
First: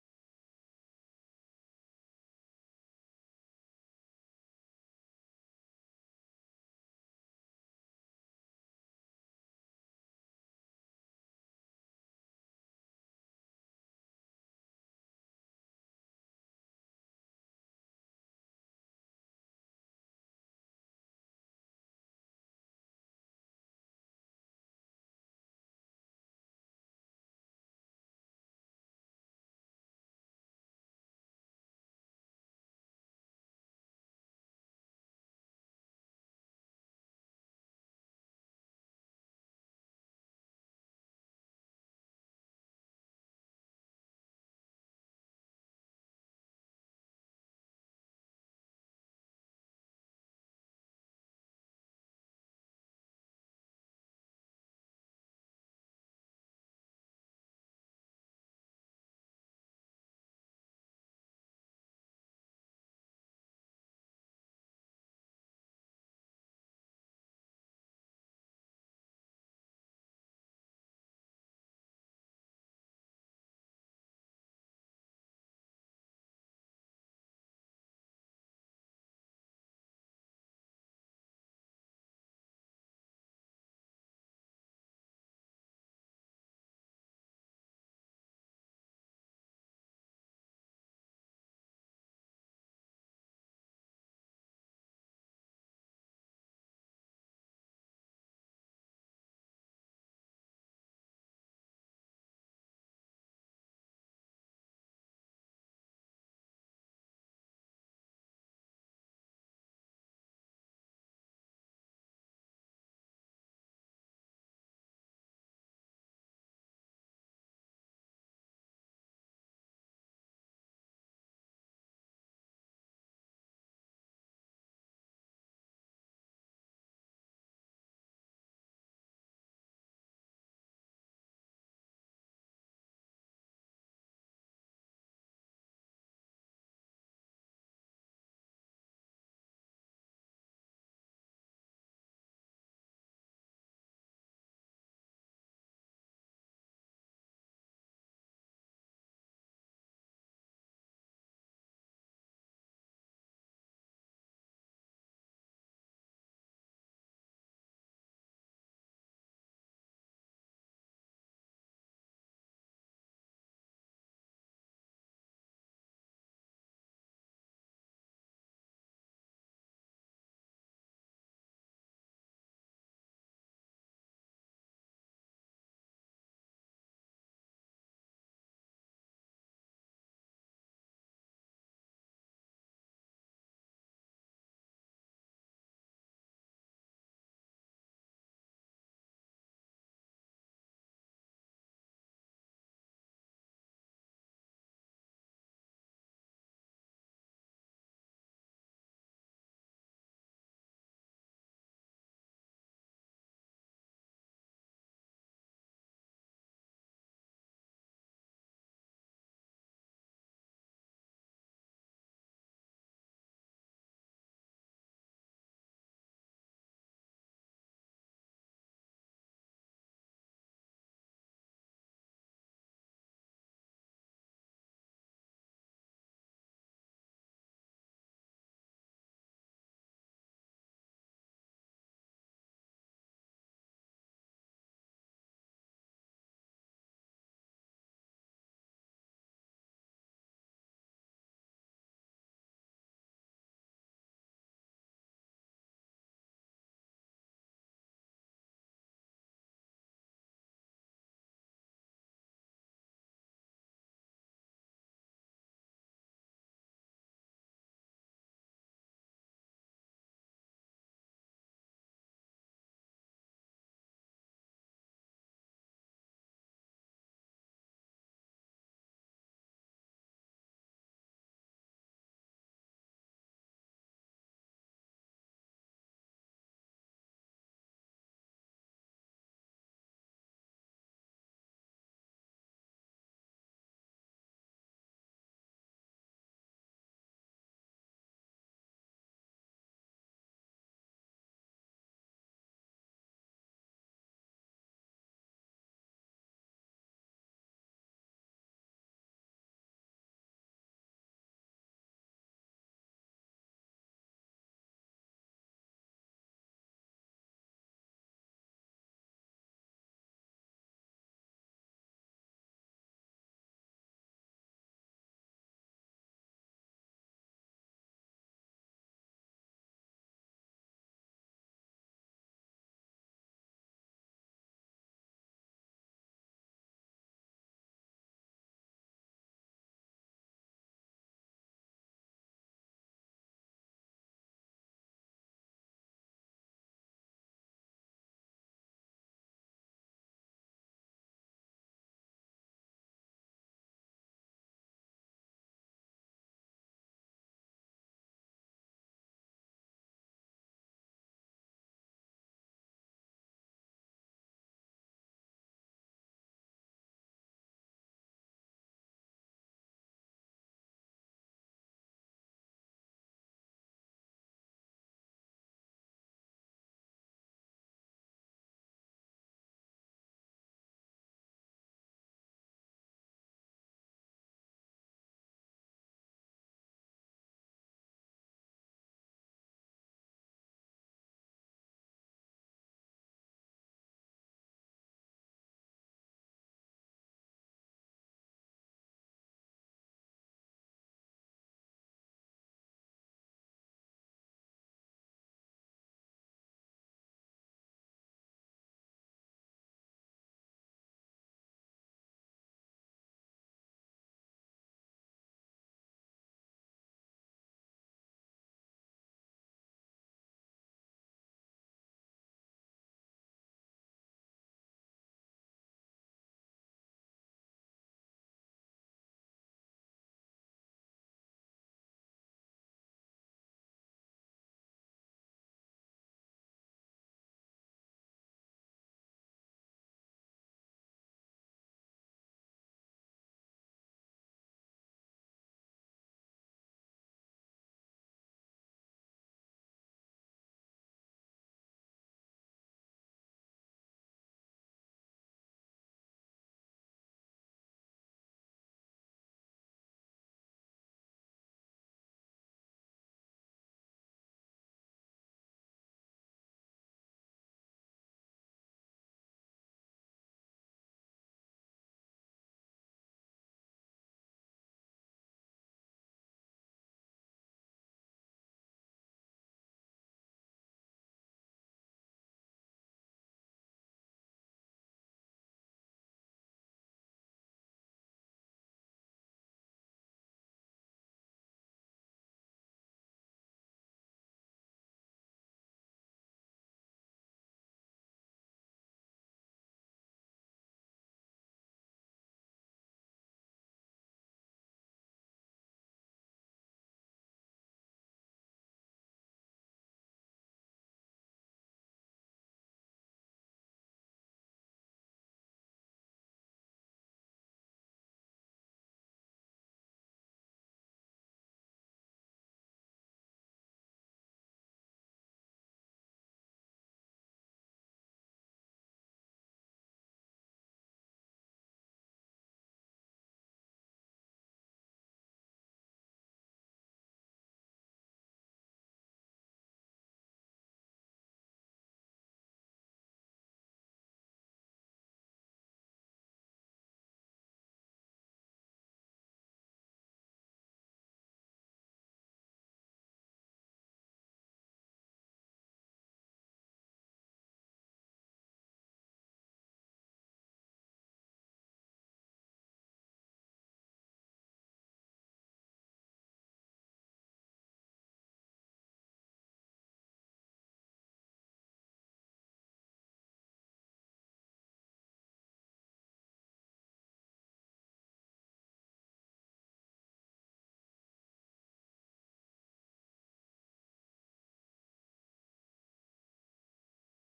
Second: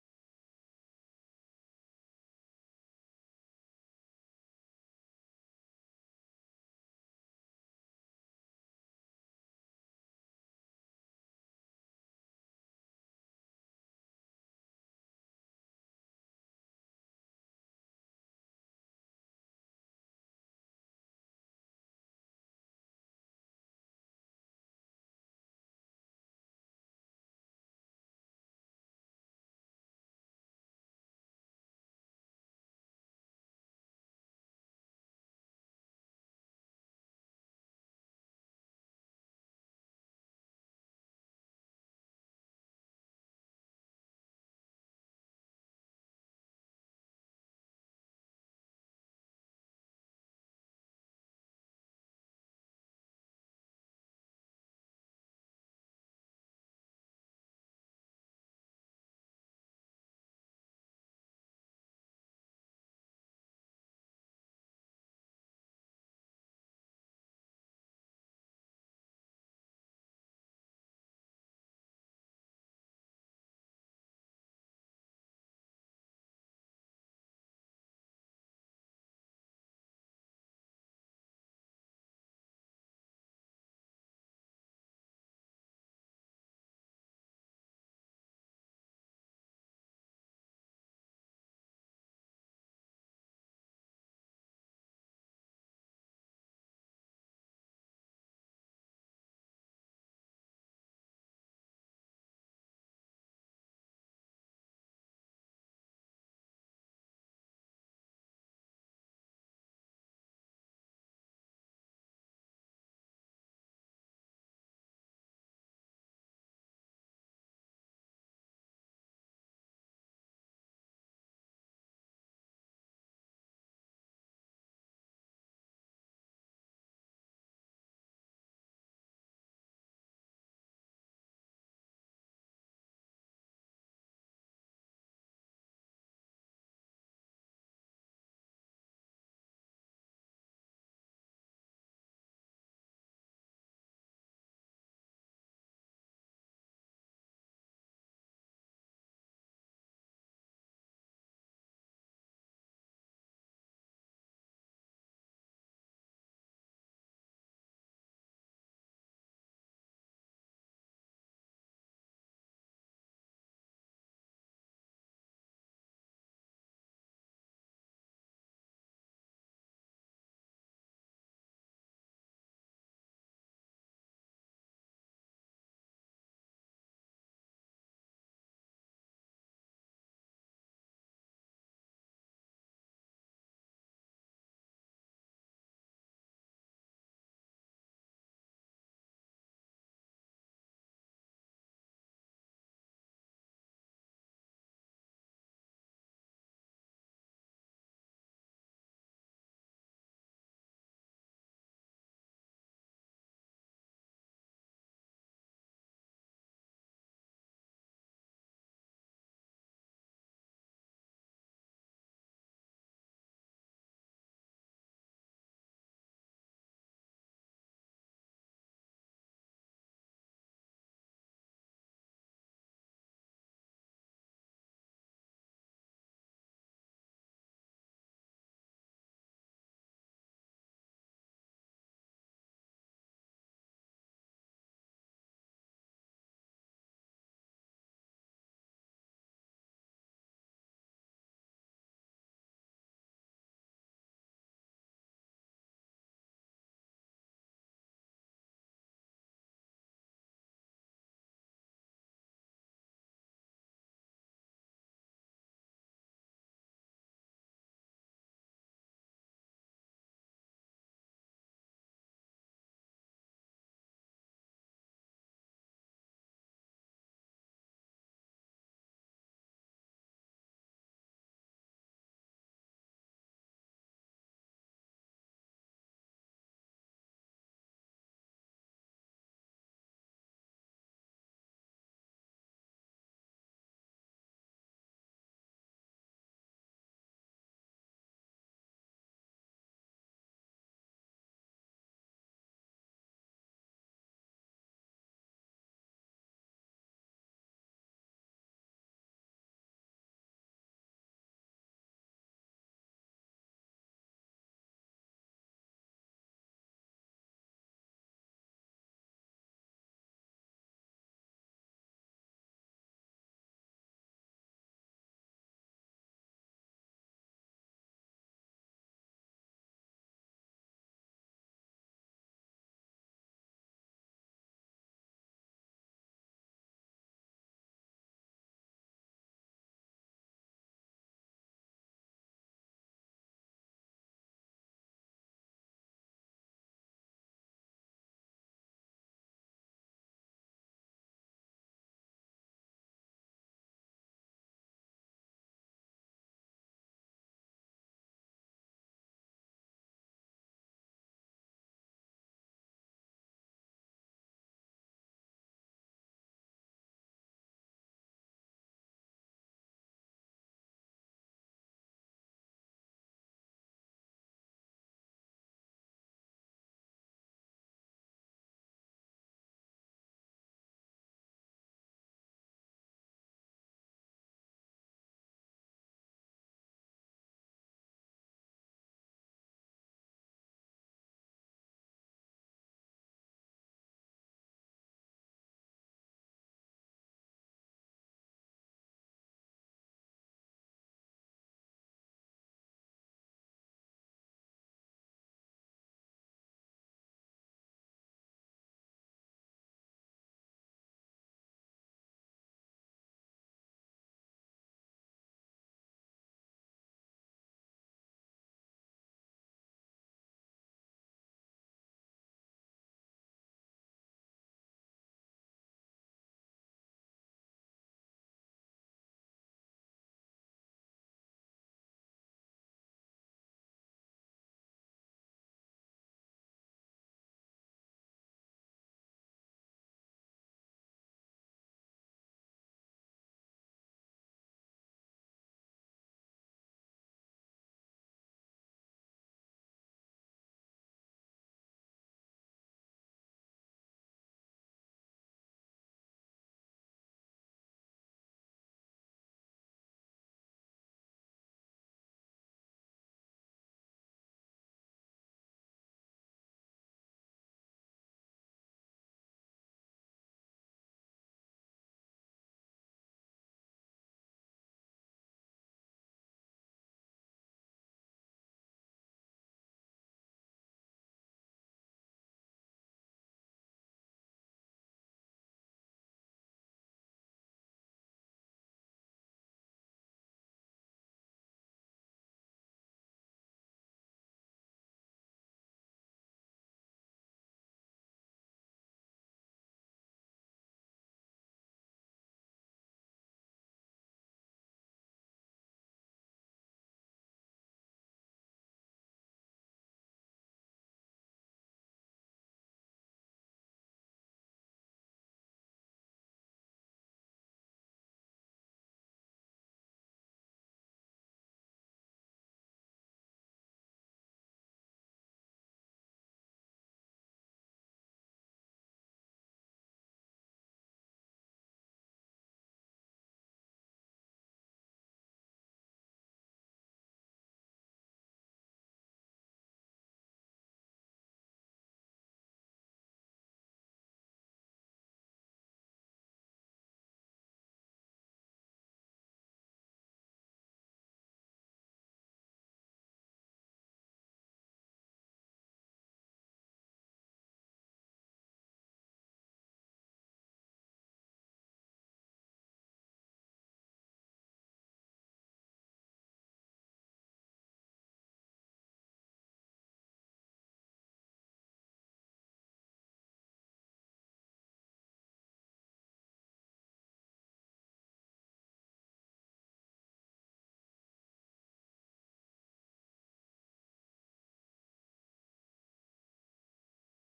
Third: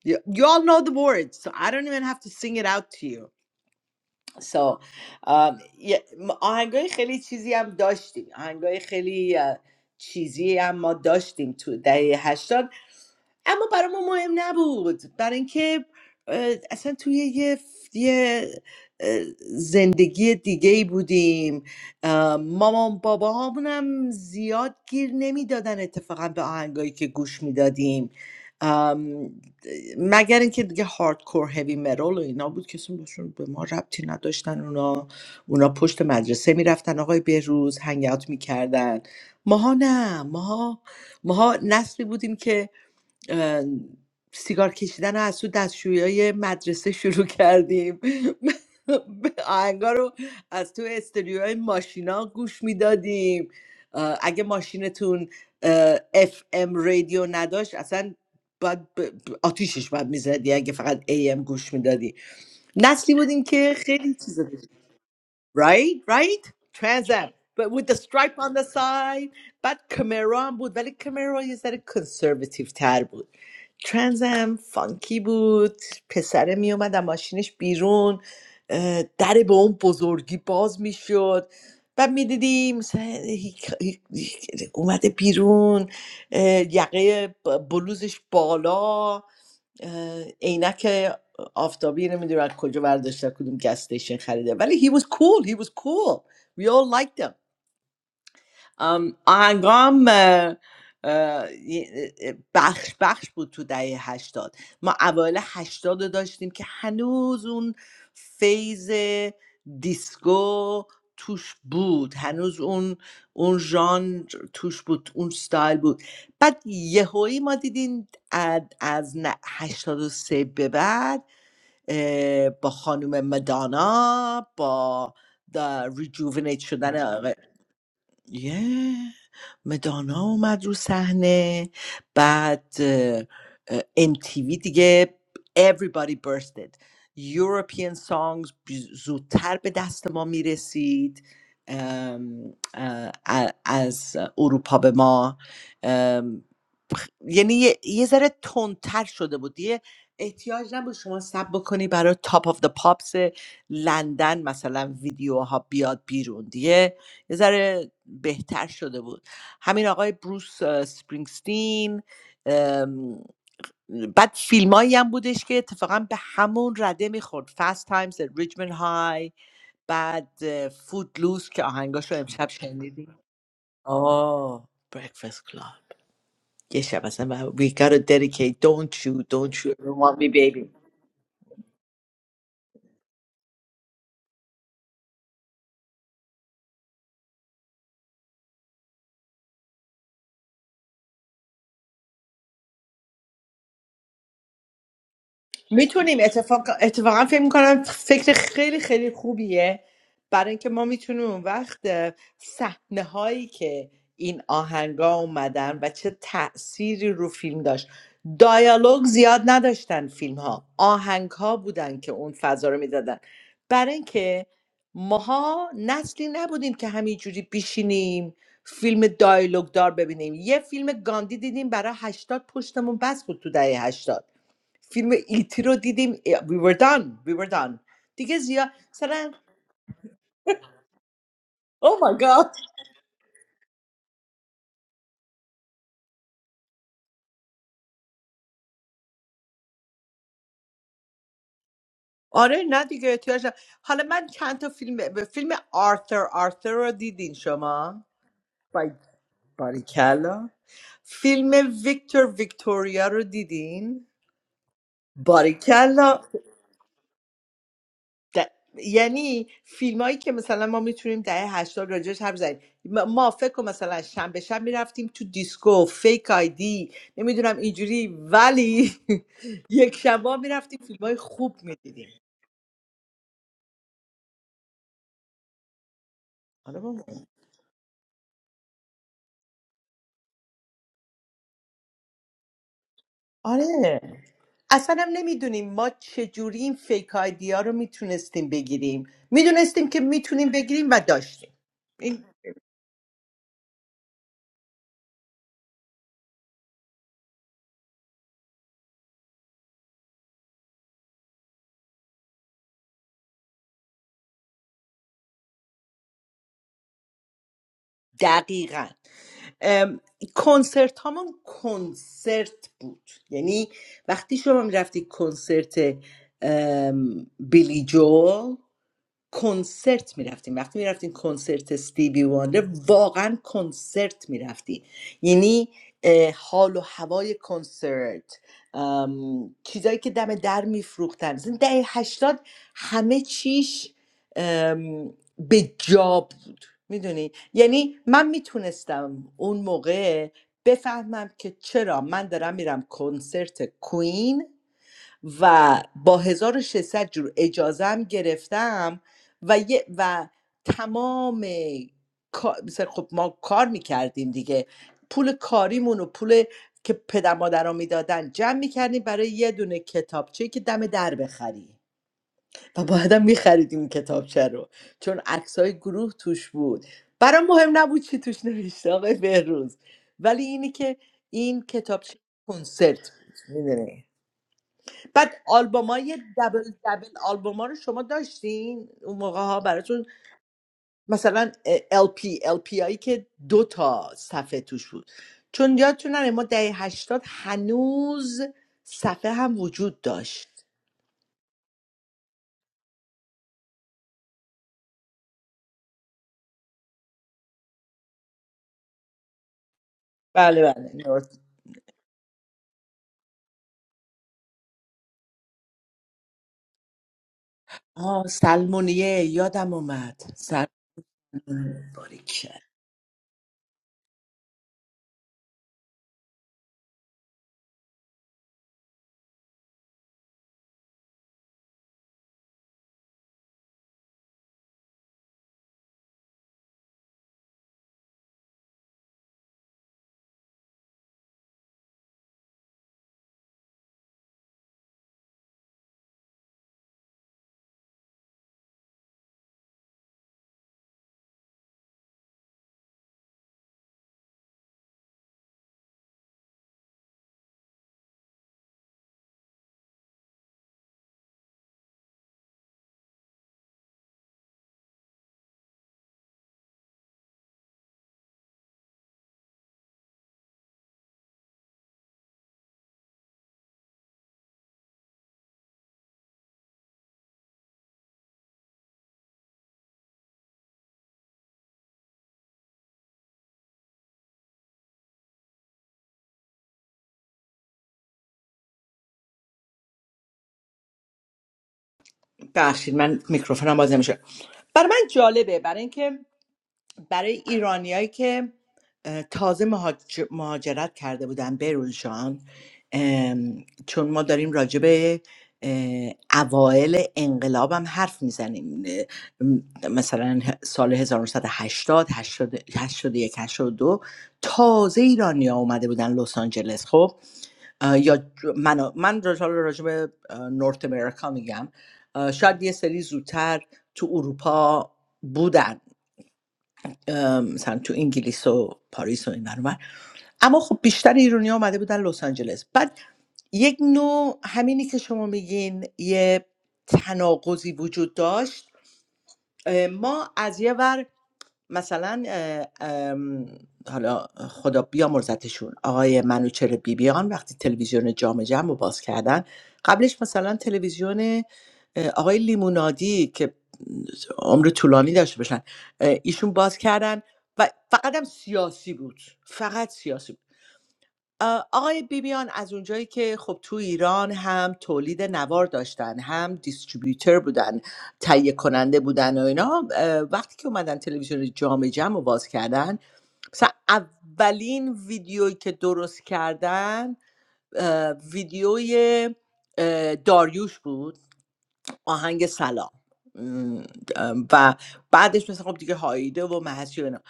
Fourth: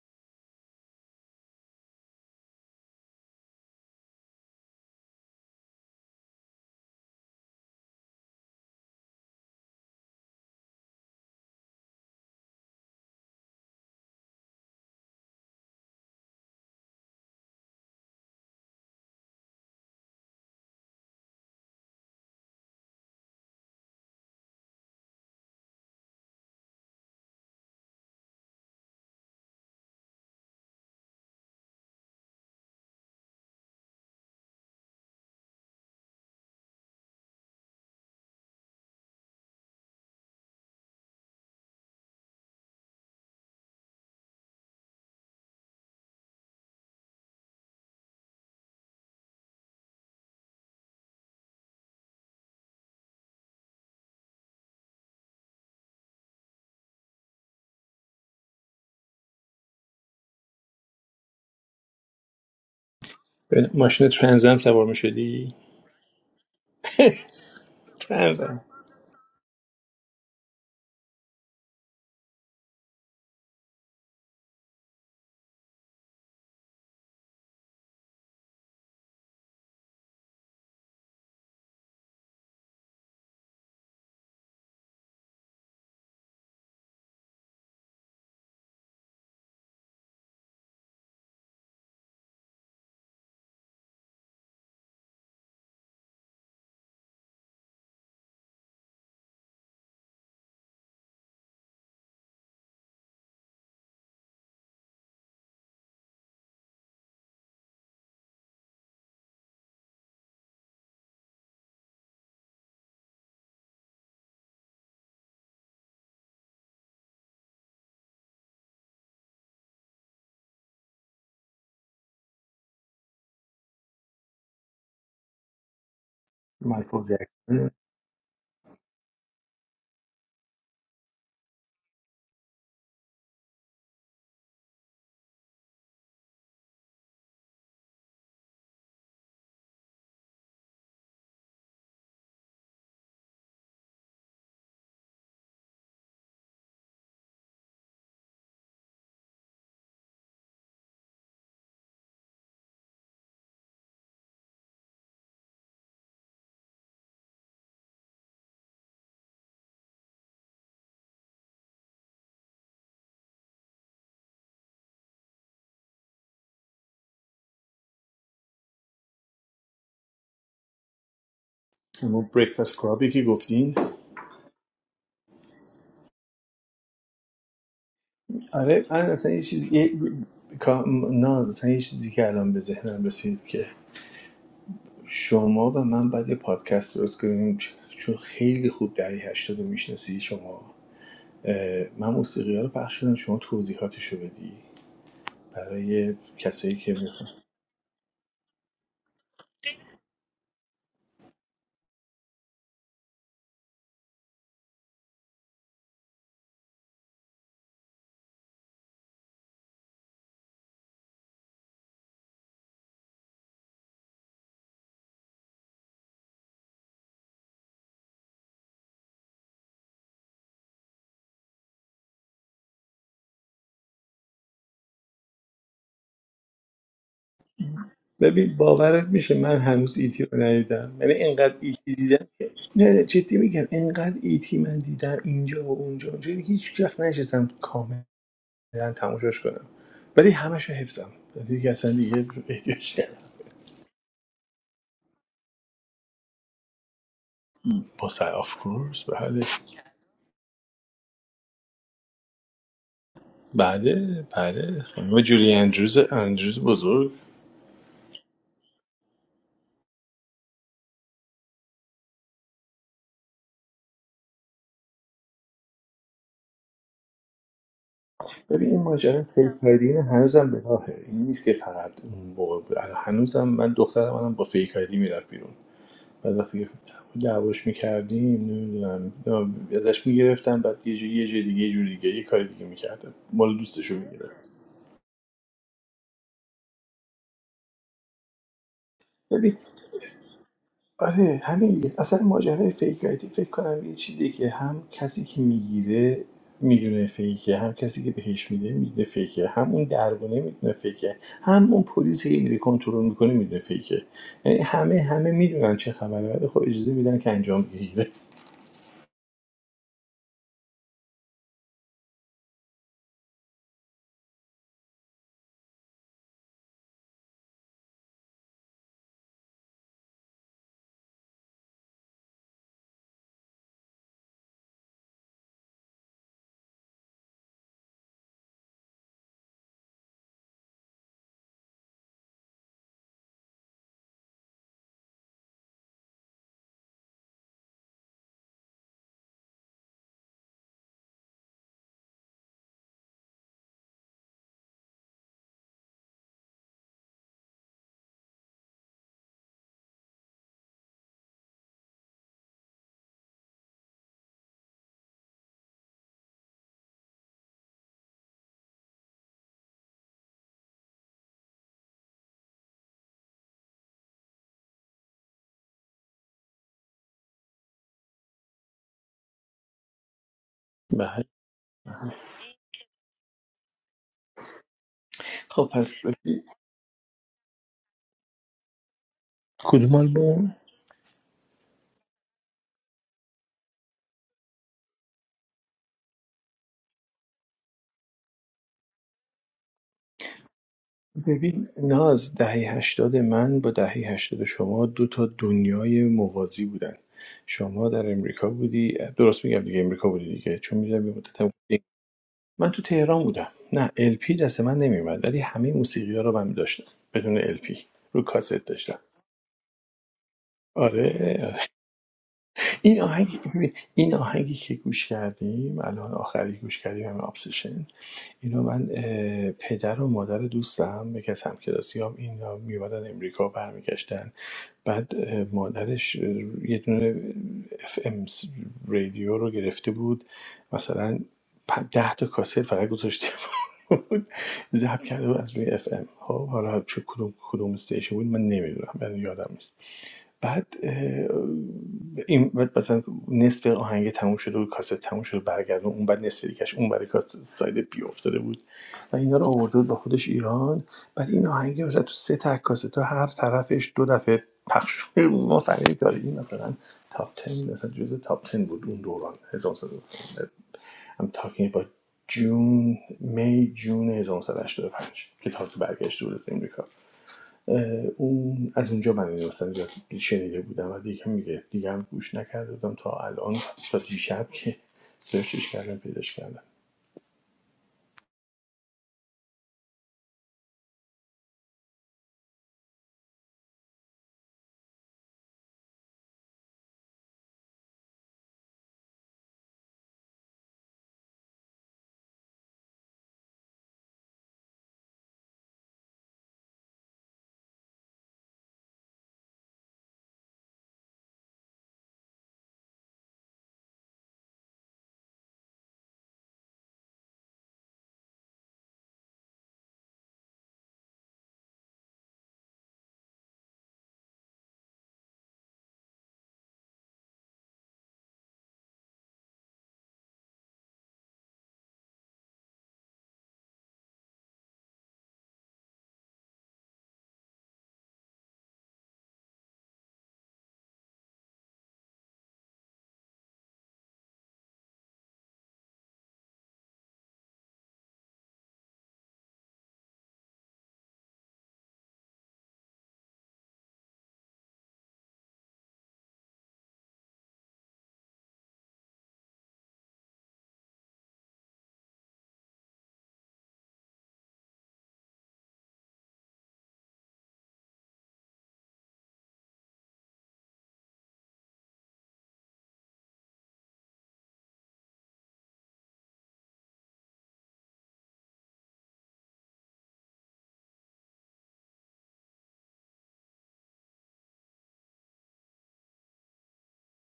Speaker 3: you, you all know the words so I don't even have to sing it out to you So, آم، یه- م- آهنگای خیلی چیزی هم داشتیم آهنگای خیلی اه، چیزی هم ما داشتیم تو دهه 80 اما برای ما مهم نبود برای اینکه اه، اصلا توی یه, ف- یه اه، زندگی دیگه ای بودیم اه، مامان بابا هم زیاد گیر نمیدادن اتفاقا به آهنگایی که گوش میدادیم مگر اینکه دیگه هاردکور هوی مرول و اینا بود کسی باشون به ما ربطی نداشتن اونا اونا پشت مدرسه میرفتن آقای بهروز هنگ اوت میکردن ماها نه ماها ماها نسلی بودیم که سیگار کشیدن از تو دستشویی مدرسه شروع کردیم آهنگا رو از تو استریوهای ماشینا گوش میدادیم اگه ماشینتون اف ام رادیو نداشت اصلا باید ب- ب- آتیشش باید میزدی اگه فقط ای ام گوش میدادی نسلی بودیم
Speaker 1: به
Speaker 3: که
Speaker 1: ماشین
Speaker 3: خیلی چیز
Speaker 1: ترنزم سوار می شدی؟
Speaker 3: right right Trans Am but with the stripe on the
Speaker 1: ترنزم
Speaker 3: side بعد کمرا هم بود ولی کمرا یه ذره کنسرواتیو تر بود ترنزم فانکی بود پسره می اومد از ماشینش بیرون اه، در به اون بزرگی باز میشد بعد میدیدیم مثلا هیک- هیک- هیک- اومده بیرون اه، یقه ب- بلوزش بالا اه، عینک آفتابی نمیدونم از کجا برداشته کدوم گس استیشن خریده ولی he was cool he was cool we all liked him ام، آهنگام اه، اه، بخش بخش بود تو دهه هشتاد ما اوایل هشتاد رو داشتیم که هنوز اون فیز دیسکو توش بود هنوز اون اون ژانر توش بود اون ستایل بود بعد یهویی ما دیدیم اد- از ن- هشتاد و سه به بعد اه، با خانم مدانا با ریجوونیت
Speaker 1: مایکل
Speaker 3: شدن
Speaker 1: جکسون
Speaker 3: یه مدانا اومد رو صحنه بعد ام تی وی دیگه everybody bursted European songs بی- زودتر به دست ما میرسید از اروپا به ما یعنی یه, یه ذره تندتر شده بود یه احتیاج نبود شما سب بکنی برای تاپ آف د پاپس لندن مثلا ویدیوها بیاد بیرون دیگه یه ذره بهتر شده بود همین آقای بروس اه، سپرینگستین ام، بعد فیلمایی هم بودش که اتفاقا به همون رده میخورد فست تایمز ریجمن های بعد فود لوس که آهنگاش رو
Speaker 1: اما
Speaker 3: امشب
Speaker 1: بریکفاست کلابی
Speaker 3: شنیدیم
Speaker 1: که گفتین
Speaker 3: آه برکفست Yes, Shabbat Shabbat. We gotta dedicate.
Speaker 1: آره
Speaker 3: Don't
Speaker 1: من
Speaker 3: you?
Speaker 1: اصلا یه
Speaker 3: Don't you
Speaker 1: چیز یه...
Speaker 3: ever want me, baby?
Speaker 1: ناز اصلا یه چیزی که الان به ذهنم رسید که شما و من باید یه پادکست درست کنیم چون خیلی خوب دهه 80 رو میشناسی شما اه، من موسیقی ها رو پخش کنم شما توضیحاتش رو بدی برای
Speaker 3: میتونیم اتفاق
Speaker 1: کسایی که
Speaker 3: اتفاقا
Speaker 1: میخوان
Speaker 3: فکر میکنم فکر خیلی خیلی خوبیه برای اینکه ما میتونیم اون وقت صحنه هایی که این آهنگا اومدن و چه تأثیری رو فیلم داشت دایالوگ زیاد نداشتن فیلم ها آهنگ ها بودن که اون فضا رو میدادن برای اینکه ماها نسلی نبودیم که همینجوری بیشینیم فیلم دایالوگ دار ببینیم یه فیلم گاندی دیدیم برای هشتاد پشتمون بس بود تو دهه 80 فیلم ایتی رو دیدیم we were done we were done دیگه
Speaker 1: ببین
Speaker 3: زیاد
Speaker 1: باورت
Speaker 3: مثلا
Speaker 1: میشه من هنوز ایتی رو ندیدم یعنی اینقدر ایتی
Speaker 3: oh my
Speaker 1: دیدم که-
Speaker 3: god
Speaker 1: نه جدی میگم اینقدر ایتی من دیدم اینجا و اونجا اونجا هیچ وقت نشستم کاملا تماشاش کنم ولی همش رو حفظم دیگه اصلا دیگه
Speaker 3: آره نه
Speaker 1: احتیاج
Speaker 3: دیگه
Speaker 1: ندارم
Speaker 3: احتیاج نه. حالا من چند تا فیلم به فیلم آرثر آرثر رو دیدین شما
Speaker 1: با سر آف
Speaker 3: بای
Speaker 1: کورس بله
Speaker 3: باریکلا فیلم ویکتور ویکتوریا رو دیدین
Speaker 1: بله بله خانم جولی اندروز
Speaker 3: باریکلا
Speaker 1: اندروز بزرگ
Speaker 3: د- یعنی فیلمایی که مثلا ما میتونیم دهه هشتاد راجعش حرف بزنیم ما ما فکر کن مثلا شنبه شب میرفتیم تو دیسکو فیک آیدی نمیدونم اینجوری
Speaker 1: ببین این
Speaker 3: ولی
Speaker 1: ماجرا فیک آیدی
Speaker 3: یک
Speaker 1: من
Speaker 3: شبا
Speaker 1: هنوزم به
Speaker 3: میرفتیم
Speaker 1: راهه
Speaker 3: فیلمای
Speaker 1: این نیست که
Speaker 3: خوب
Speaker 1: فقط
Speaker 3: میدیدیم
Speaker 1: اون موقع بود الان هنوزم من دخترم الان با فیک آیدی میرفت بیرون بعد وقتی که
Speaker 3: آره بابا.
Speaker 1: دعواش میکردیم نمیدونم ازش میگرفتم بعد یه جوری یه جای دیگه یه جور دیگه یه کار دیگه میکردم مال
Speaker 3: آره
Speaker 1: دوستشو میگرفت
Speaker 3: اصلا هم نمیدونیم ما چجوری این فیک آیدی رو میتونستیم بگیریم میدونستیم که میتونیم بگیریم و
Speaker 1: آره
Speaker 3: داشتیم
Speaker 1: همین دیگه اصلا
Speaker 3: این
Speaker 1: ماجرای فیک آیدی فکر کنم یه چیزی که هم کسی که میگیره میدونه فیکه هم کسی که بهش میده میدونه فیکه هم اون دربونه میدونه فیکه هم اون پلیسی که میره کنترل میکنه میدونه فیکه یعنی همه همه میدونن چه خبره ولی خب اجازه میدن که انجام بگیره
Speaker 3: دقیقا کنسرت هامون کنسرت بود یعنی وقتی شما میرفتی کنسرت بیلی جول کنسرت میرفتیم وقتی میرفتیم کنسرت استیوی واندر واقعا کنسرت میرفتی یعنی حال و هوای کنسرت ام، چیزایی که دم در میفروختن زن دهه هشتاد همه چیش ام، به جا بود میدونی یعنی من میتونستم اون موقع بفهمم که چرا من دارم میرم کنسرت کوین و با 1600 جور اجازه هم گرفتم و یه و تمام کا- مثل خب ما کار میکردیم دیگه پول کاریمون و پول که پدر مادرها میدادن جمع میکردیم برای یه دونه کتابچه که دم در بخری و بعدا میخریدیم کتابچه رو چون عکسای گروه توش بود برام مهم نبود چی توش نوشته آقای بهروز ولی اینی که
Speaker 1: بله
Speaker 3: این کتابچه کنسرت بود می‌دونی. بعد
Speaker 1: خب پس
Speaker 3: آلبومای دبل دبل آلبوما رو شما داشتین اون موقع ها
Speaker 1: کدوم
Speaker 3: براتون
Speaker 1: آلبوم
Speaker 3: مثلا LP LP هایی که دو تا صفحه توش بود چون یادتونه ما دهه هشتاد هنوز صفحه هم وجود داشت
Speaker 1: ببین ناز دهه هشتاد من با دهه هشتاد شما دو تا دنیای موازی بودن شما در امریکا بودی درست میگم دیگه امریکا بودی دیگه
Speaker 3: بله
Speaker 1: چون
Speaker 3: بله
Speaker 1: میدونم یه
Speaker 3: نورت.
Speaker 1: مدت هم بودی. من تو تهران بودم نه LP دست من نمیومد ولی همه موسیقی ها رو من داشتم بدون LP رو
Speaker 3: آه
Speaker 1: کاست داشتم
Speaker 3: سلمونیه یادم اومد
Speaker 1: آره
Speaker 3: سلمونیه باریک
Speaker 1: این آهنگی ببین، این آهنگی که گوش کردیم الان آخری گوش کردیم همه ابسشن اینو من اه، پدر و مادر دوستم یکی از همکلاسی هم اینا میومدن امریکا برمیگشتن بعد اه، مادرش اه، یه دونه اف ام رادیو رو گرفته بود مثلا پ- ده تا کاست فقط گذاشته بود ضبط کرده بود از روی اف ام خب حالا چه کدوم کدوم استیشن بود من نمیدونم من یادم نیست بعد اه، این بعد مثلا نصف آهنگ تموم شده بود کاست تموم شده برگردون اون بعد نصف دیگهش اون برای کاست ساید بی افتاده بود و اینا رو آورده بود با خودش ایران بعد این آهنگ مثلا تو سه تا کاست هر طرفش دو دفعه پخش شد ما فهمیدیم داره این مثلا تاپ 10 مثلا جزء تاپ 10 بود اون دوران 1990 I'm talking about June May June 1985 که تازه برگشته بود از امریکا اه، اون از اونجا من اینو مثلا شنیده بودم و دیگه میگه دیگه هم گوش نکرده بودم تا الان تا دیشب که سرچش کردم پیداش کردم
Speaker 3: ببخشید من میکروفونم باز نمیشه برای من جالبه برای اینکه برای ایرانیایی که اه، تازه مهاج- مهاجرت کرده بودن برونشان ام، چون ما داریم راجع به اه، اوایل انقلاب هم حرف میزنیم مثلا سال 1980 80 81 82 تازه ایرانی ها اومده بودن لس آنجلس خب اه، یا من من راجع راجع به اه، نورت امریکا میگم اه، شاید یه سری زودتر تو اروپا بودن ام، مثلا تو انگلیس و پاریس و این ور اون ور. اما خب بیشتر ایرانی آمده بودن لس آنجلس بعد یک نوع همینی که شما میگین یه تناقضی وجود داشت اه، ما از یه ور مثلا حالا خدا بیامرزتشون آقای منوچهر بیبیان وقتی تلویزیون جام جم رو باز کردن قبلش مثلا تلویزیون آقای لیمونادی که عمر طولانی داشته باشن اه، ایشون باز کردن و فقط هم سیاسی بود فقط سیاسی آ، آقای بیبیان از اونجایی که خب تو ایران هم تولید نوار داشتن هم دیستریبیوتور بودن تهیه کننده بودن و اینا اه، وقتی که اومدن تلویزیون جام جم رو باز کردن مثلا اولین ویدیویی که درست کردن اه، ویدیوی اه، داریوش بود آهنگ سلام م، اه، و بعدش مثلا خب دیگه هایده و محسی و اینا.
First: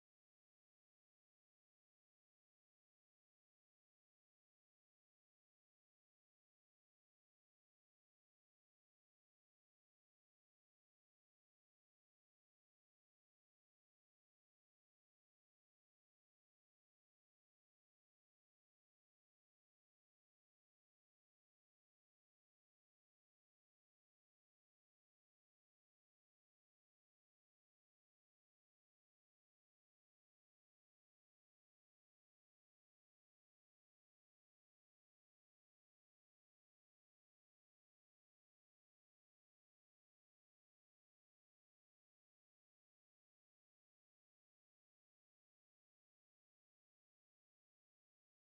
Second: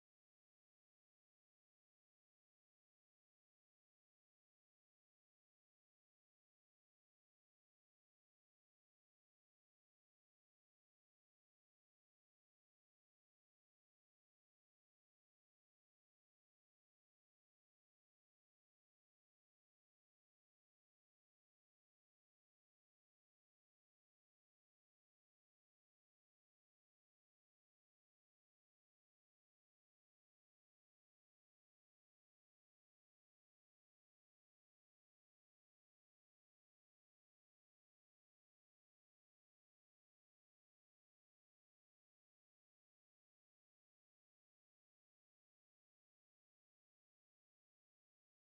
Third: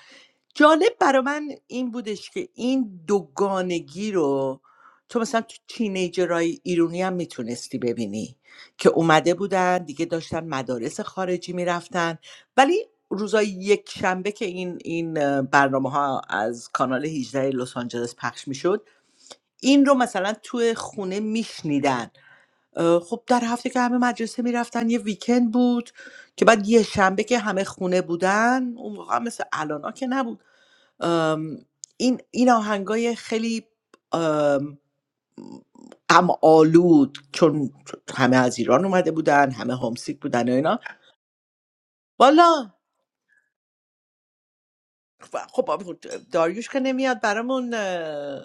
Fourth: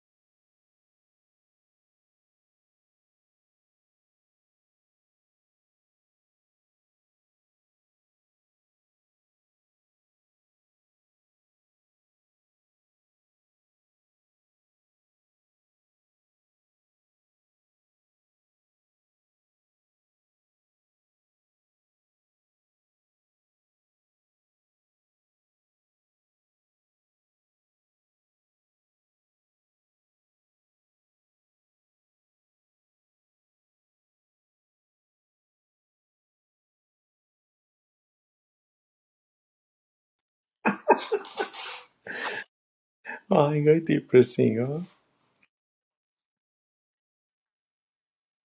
Speaker 3: جالب برا من این بودش که این دوگانگی رو تو مثلا تو تینیجرهای ایرونی هم میتونستی ببینی که اومده بودن دیگه داشتن مدارس خارجی میرفتن ولی روزای یک شنبه که این این برنامه ها از کانال 18 لس آنجلس پخش میشد این رو مثلا تو خونه میشنیدن خب در هفته که همه مدرسه میرفتن یه ویکند بود که بعد یه شنبه که همه خونه بودن اون موقع هم مثل الان که نبود ام، این این آهنگای خیلی ام، غم آلود چون همه از ایران اومده بودن همه هومسیک بودن و اینا والا
Speaker 1: آهنگای دیپرسینگ ها
Speaker 3: خب داریوش که نمیاد برامون اه،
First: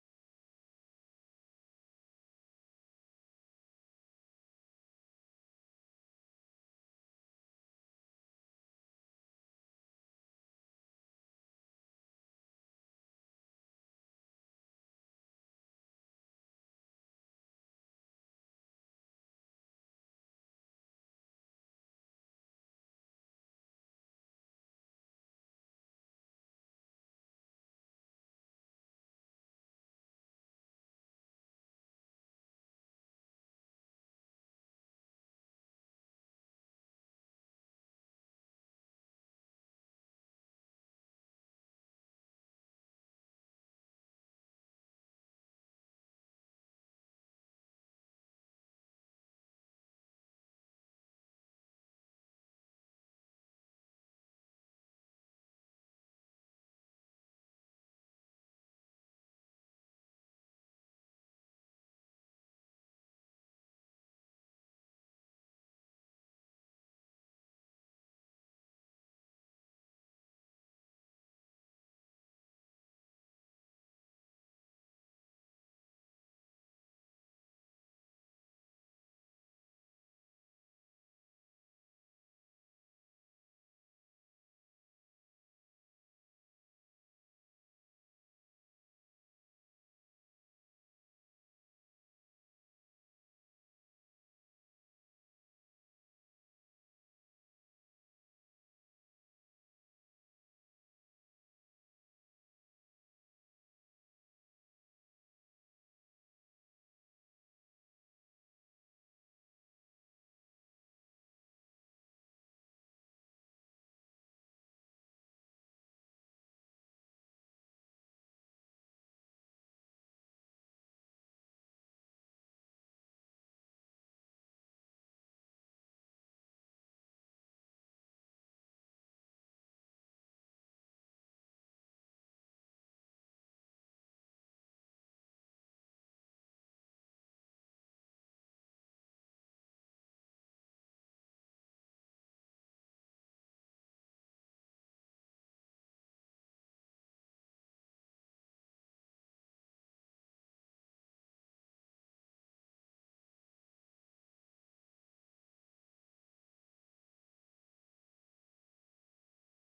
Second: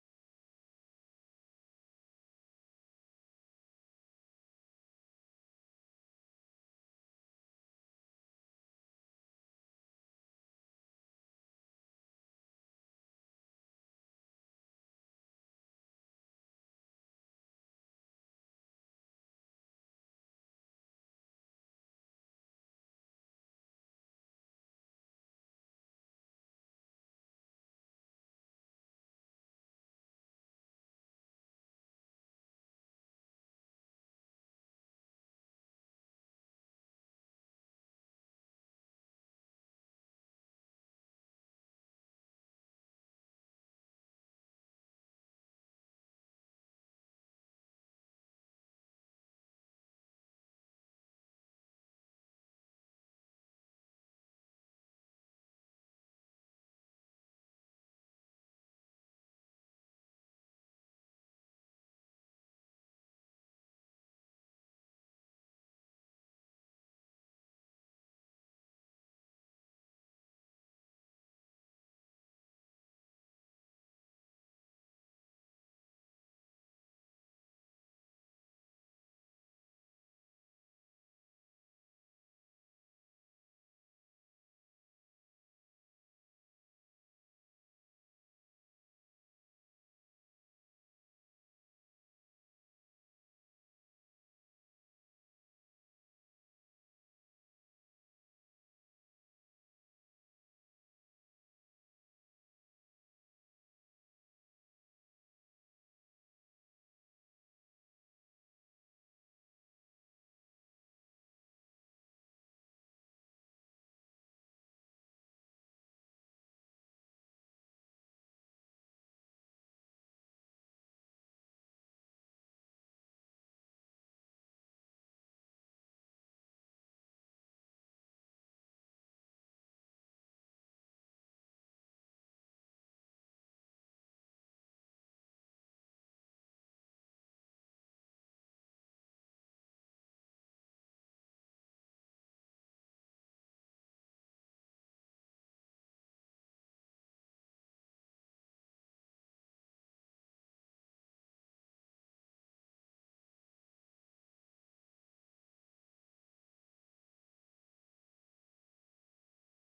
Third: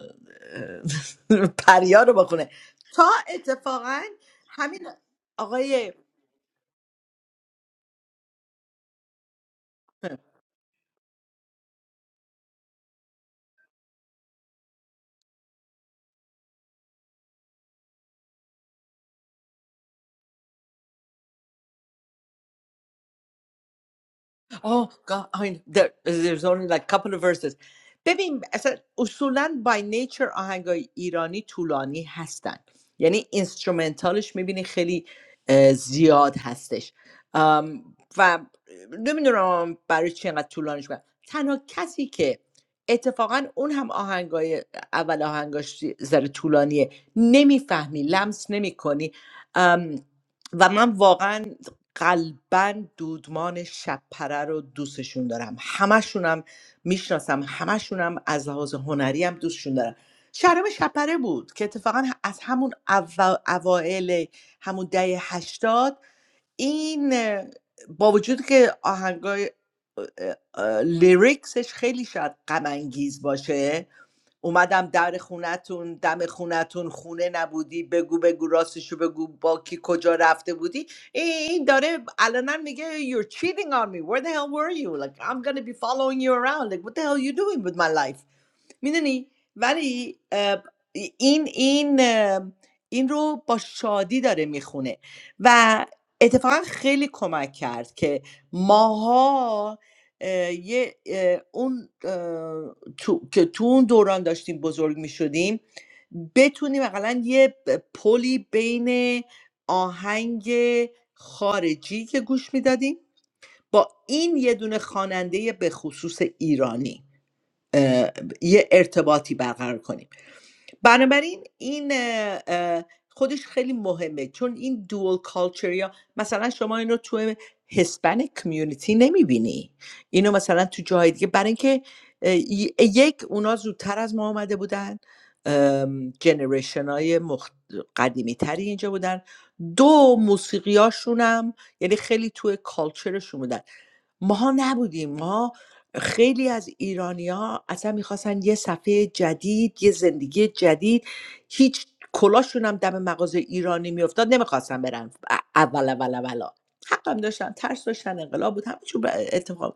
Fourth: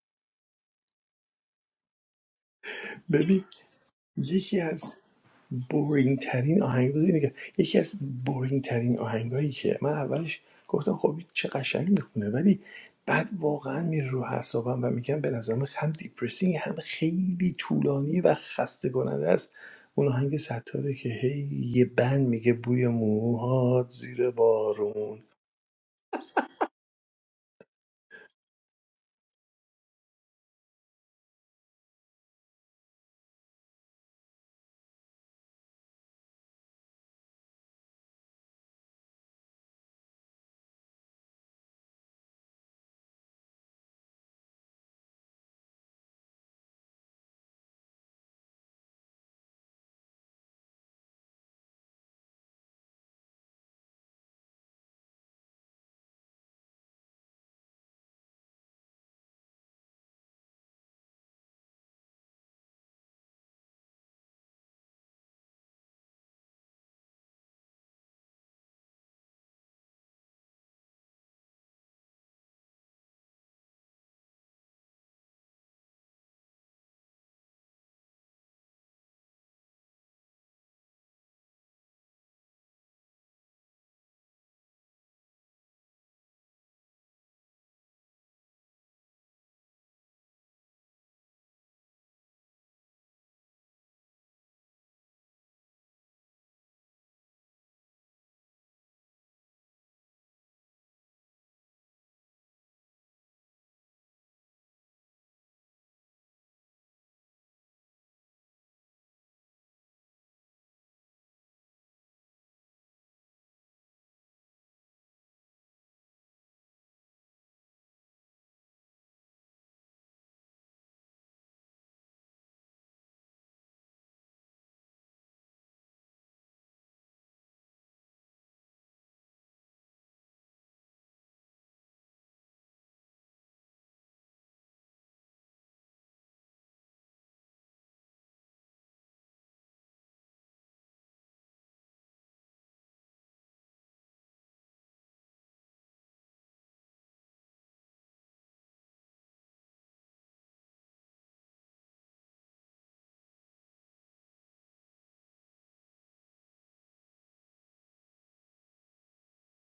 Speaker 3: اه، پریا رو بخونه تا
Speaker 1: ببین
Speaker 3: اتفاقا
Speaker 1: یکی
Speaker 3: همین
Speaker 1: از
Speaker 3: آقای
Speaker 1: بورینگ ترین آهنگ بود اینه که یکی از بورینگ ترین آهنگایی که من اولش گفتم خب این چه قشنگ میخونه ولی بعد واقعا میره رو حسابم و میگم به نظرم هم دیپرسینگ هم خیلی طولانی و خسته کننده است اون آهنگ ستاره که هی یه بند میگه بوی موهات زیر
Speaker 3: Oh
Speaker 1: بارون
Speaker 3: God, I mean, there, there's only like couple of verses. ببین اصلا اصولا by nature آهنگای ایرانی طولانی هستن یعنی اینسترومنتالش میبینی خیلی اه، زیاد هستش ام، و نمیدونم برای چی اینقدر طولانیش کنن تنها کسی که اتفاقا اون هم آهنگای اول آهنگاش ذره طولانیه نمیفهمی لمس نمیکنی و من واقعا قلبا دودمان شبپره رو دوستشون دارم همشونم میشناسم همشونم از لحاظ هنری هم دوستشون دارم شهرام شبپره بود که اتفاقا از همون اوا- اوائل همون دهه هشتاد این اه، با وجود که آهنگای اه، اه، لیریکسش خیلی شاید غم انگیز باشه اومدم در خونتون دم خونتون خونه نبودی بگو بگو راستشو بگو با کی کجا رفته بودی این داره الان میگه you're cheating on me where the hell were you like I'm gonna be following you around like what the hell you doing with my life میدونی ولی اه، این این اه، این رو با شادی داره میخونه و اتفاقا خیلی کمک کرد که ماها اه، یه اه، اون اه، تو- که تو اون دوران داشتیم بزرگ میشدیم بتونیم اقلا یه ب- پلی بین آهنگ خارجی که گوش میدادیم با این یه دونه خواننده به خصوص ایرانی اه، یه ارتباطی برقرار کنیم بنابراین این اه، اه، خودش خیلی مهمه چون این دوال کالچر یا مثلا شما اینو تو هسپانیک کمیونیتی نمیبینی اینو مثلا تو جای دیگه برای اینکه اه، ی- یک اونا زودتر از ما آمده بودن جنریشن های مخت... قدیمی تری اینجا بودن دو موسیقیاشون هم یعنی خیلی توی کالچرشون بودن ماها نبودیم ما خیلی از ایرانیا اصلا میخواستن یه صفحه جدید یه زندگی جدید هیچ کلاشون هم دم مغازه ایرانی میافتاد نمیخواستن برن ا- اول اول اولا حقم داشتن ترس داشتن انقلاب بود همه چون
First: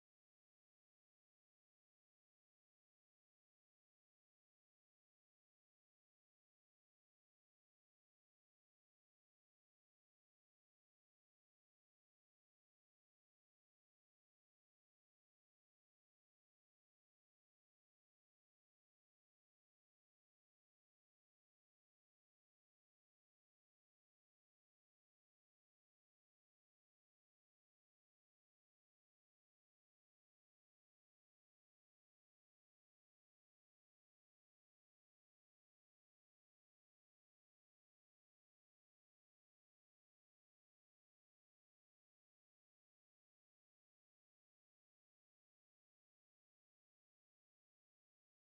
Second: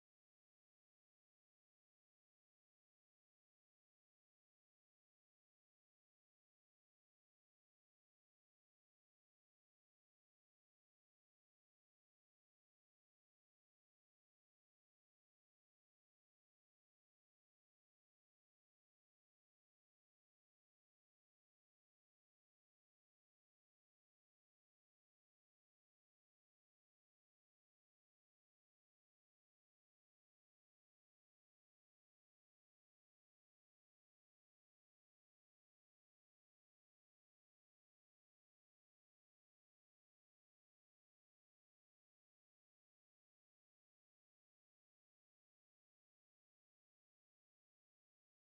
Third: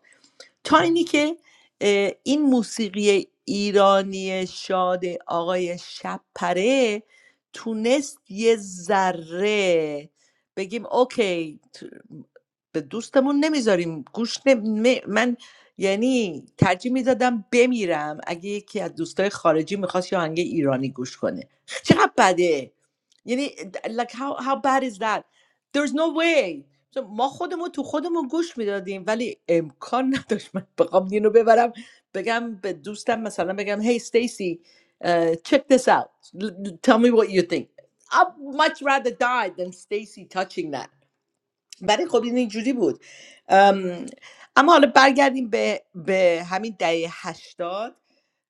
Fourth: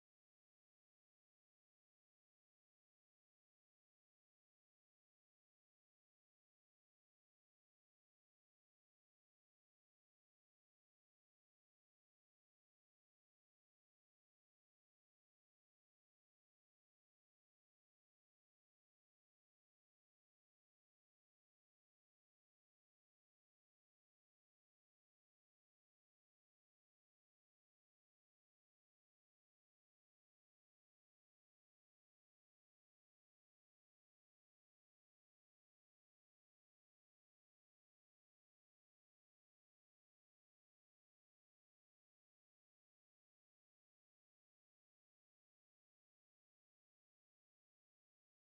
Speaker 3: تا اینی که اه، این موسیقی ایرانی شاد آقای شب تونست یه ذره بگیم اوکی تو- به دوستمون نمیذاریم گوش نم... م- من یعنی ترجیح میدادم بمیرم اگه یکی از دوستای خارجی میخواست یه آهنگ ایرانی گوش کنه چقدر بده یعنی like how, how bad is that there's no way چون ما خودمون تو خودمون گوش میدادیم ولی امکان نداشت من بخوام اینو ببرم بگم به دوستم مثلا بگم هی استیسی check this out L- tell me what you think I'd much rather die than Stacy touching that ولی خب این اینجوری بود ام، اما حالا برگردیم به, به همین دهه هشتاد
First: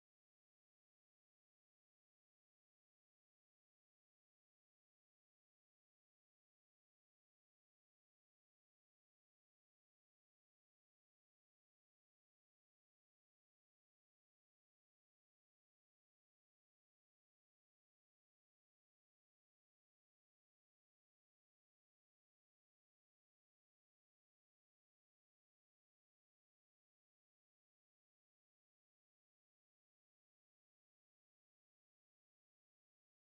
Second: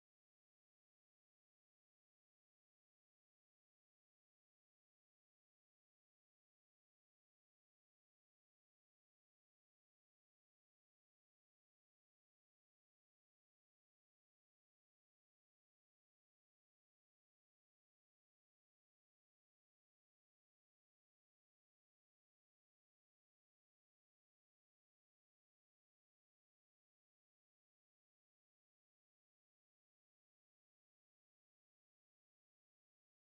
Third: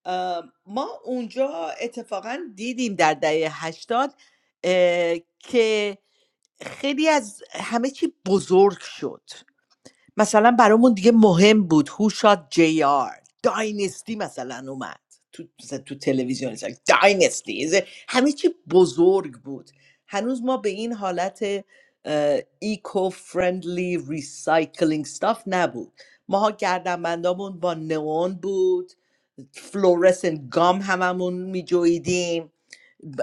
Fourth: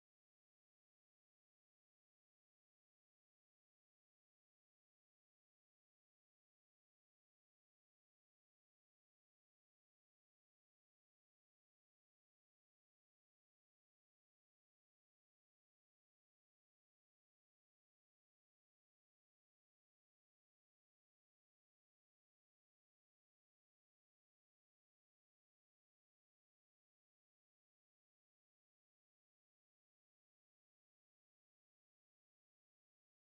Speaker 3: ام، ما اونجا اتفاقا دیدیم در دهه هشتاد اه، که خیلی از همه چی بزرگ شد مثلا برامون دیگه مهم بود هو شات جی آر داینستی مثلا اومد تو, مثلا تو تلویزیون داینستی همه چی بزرگ بود هنوز ما به این حالت ایکو فرندلی ریسایکلینگ استاف نبود ماها گردنبندامون با نئون بود فلورسن گام هممون میجویدیم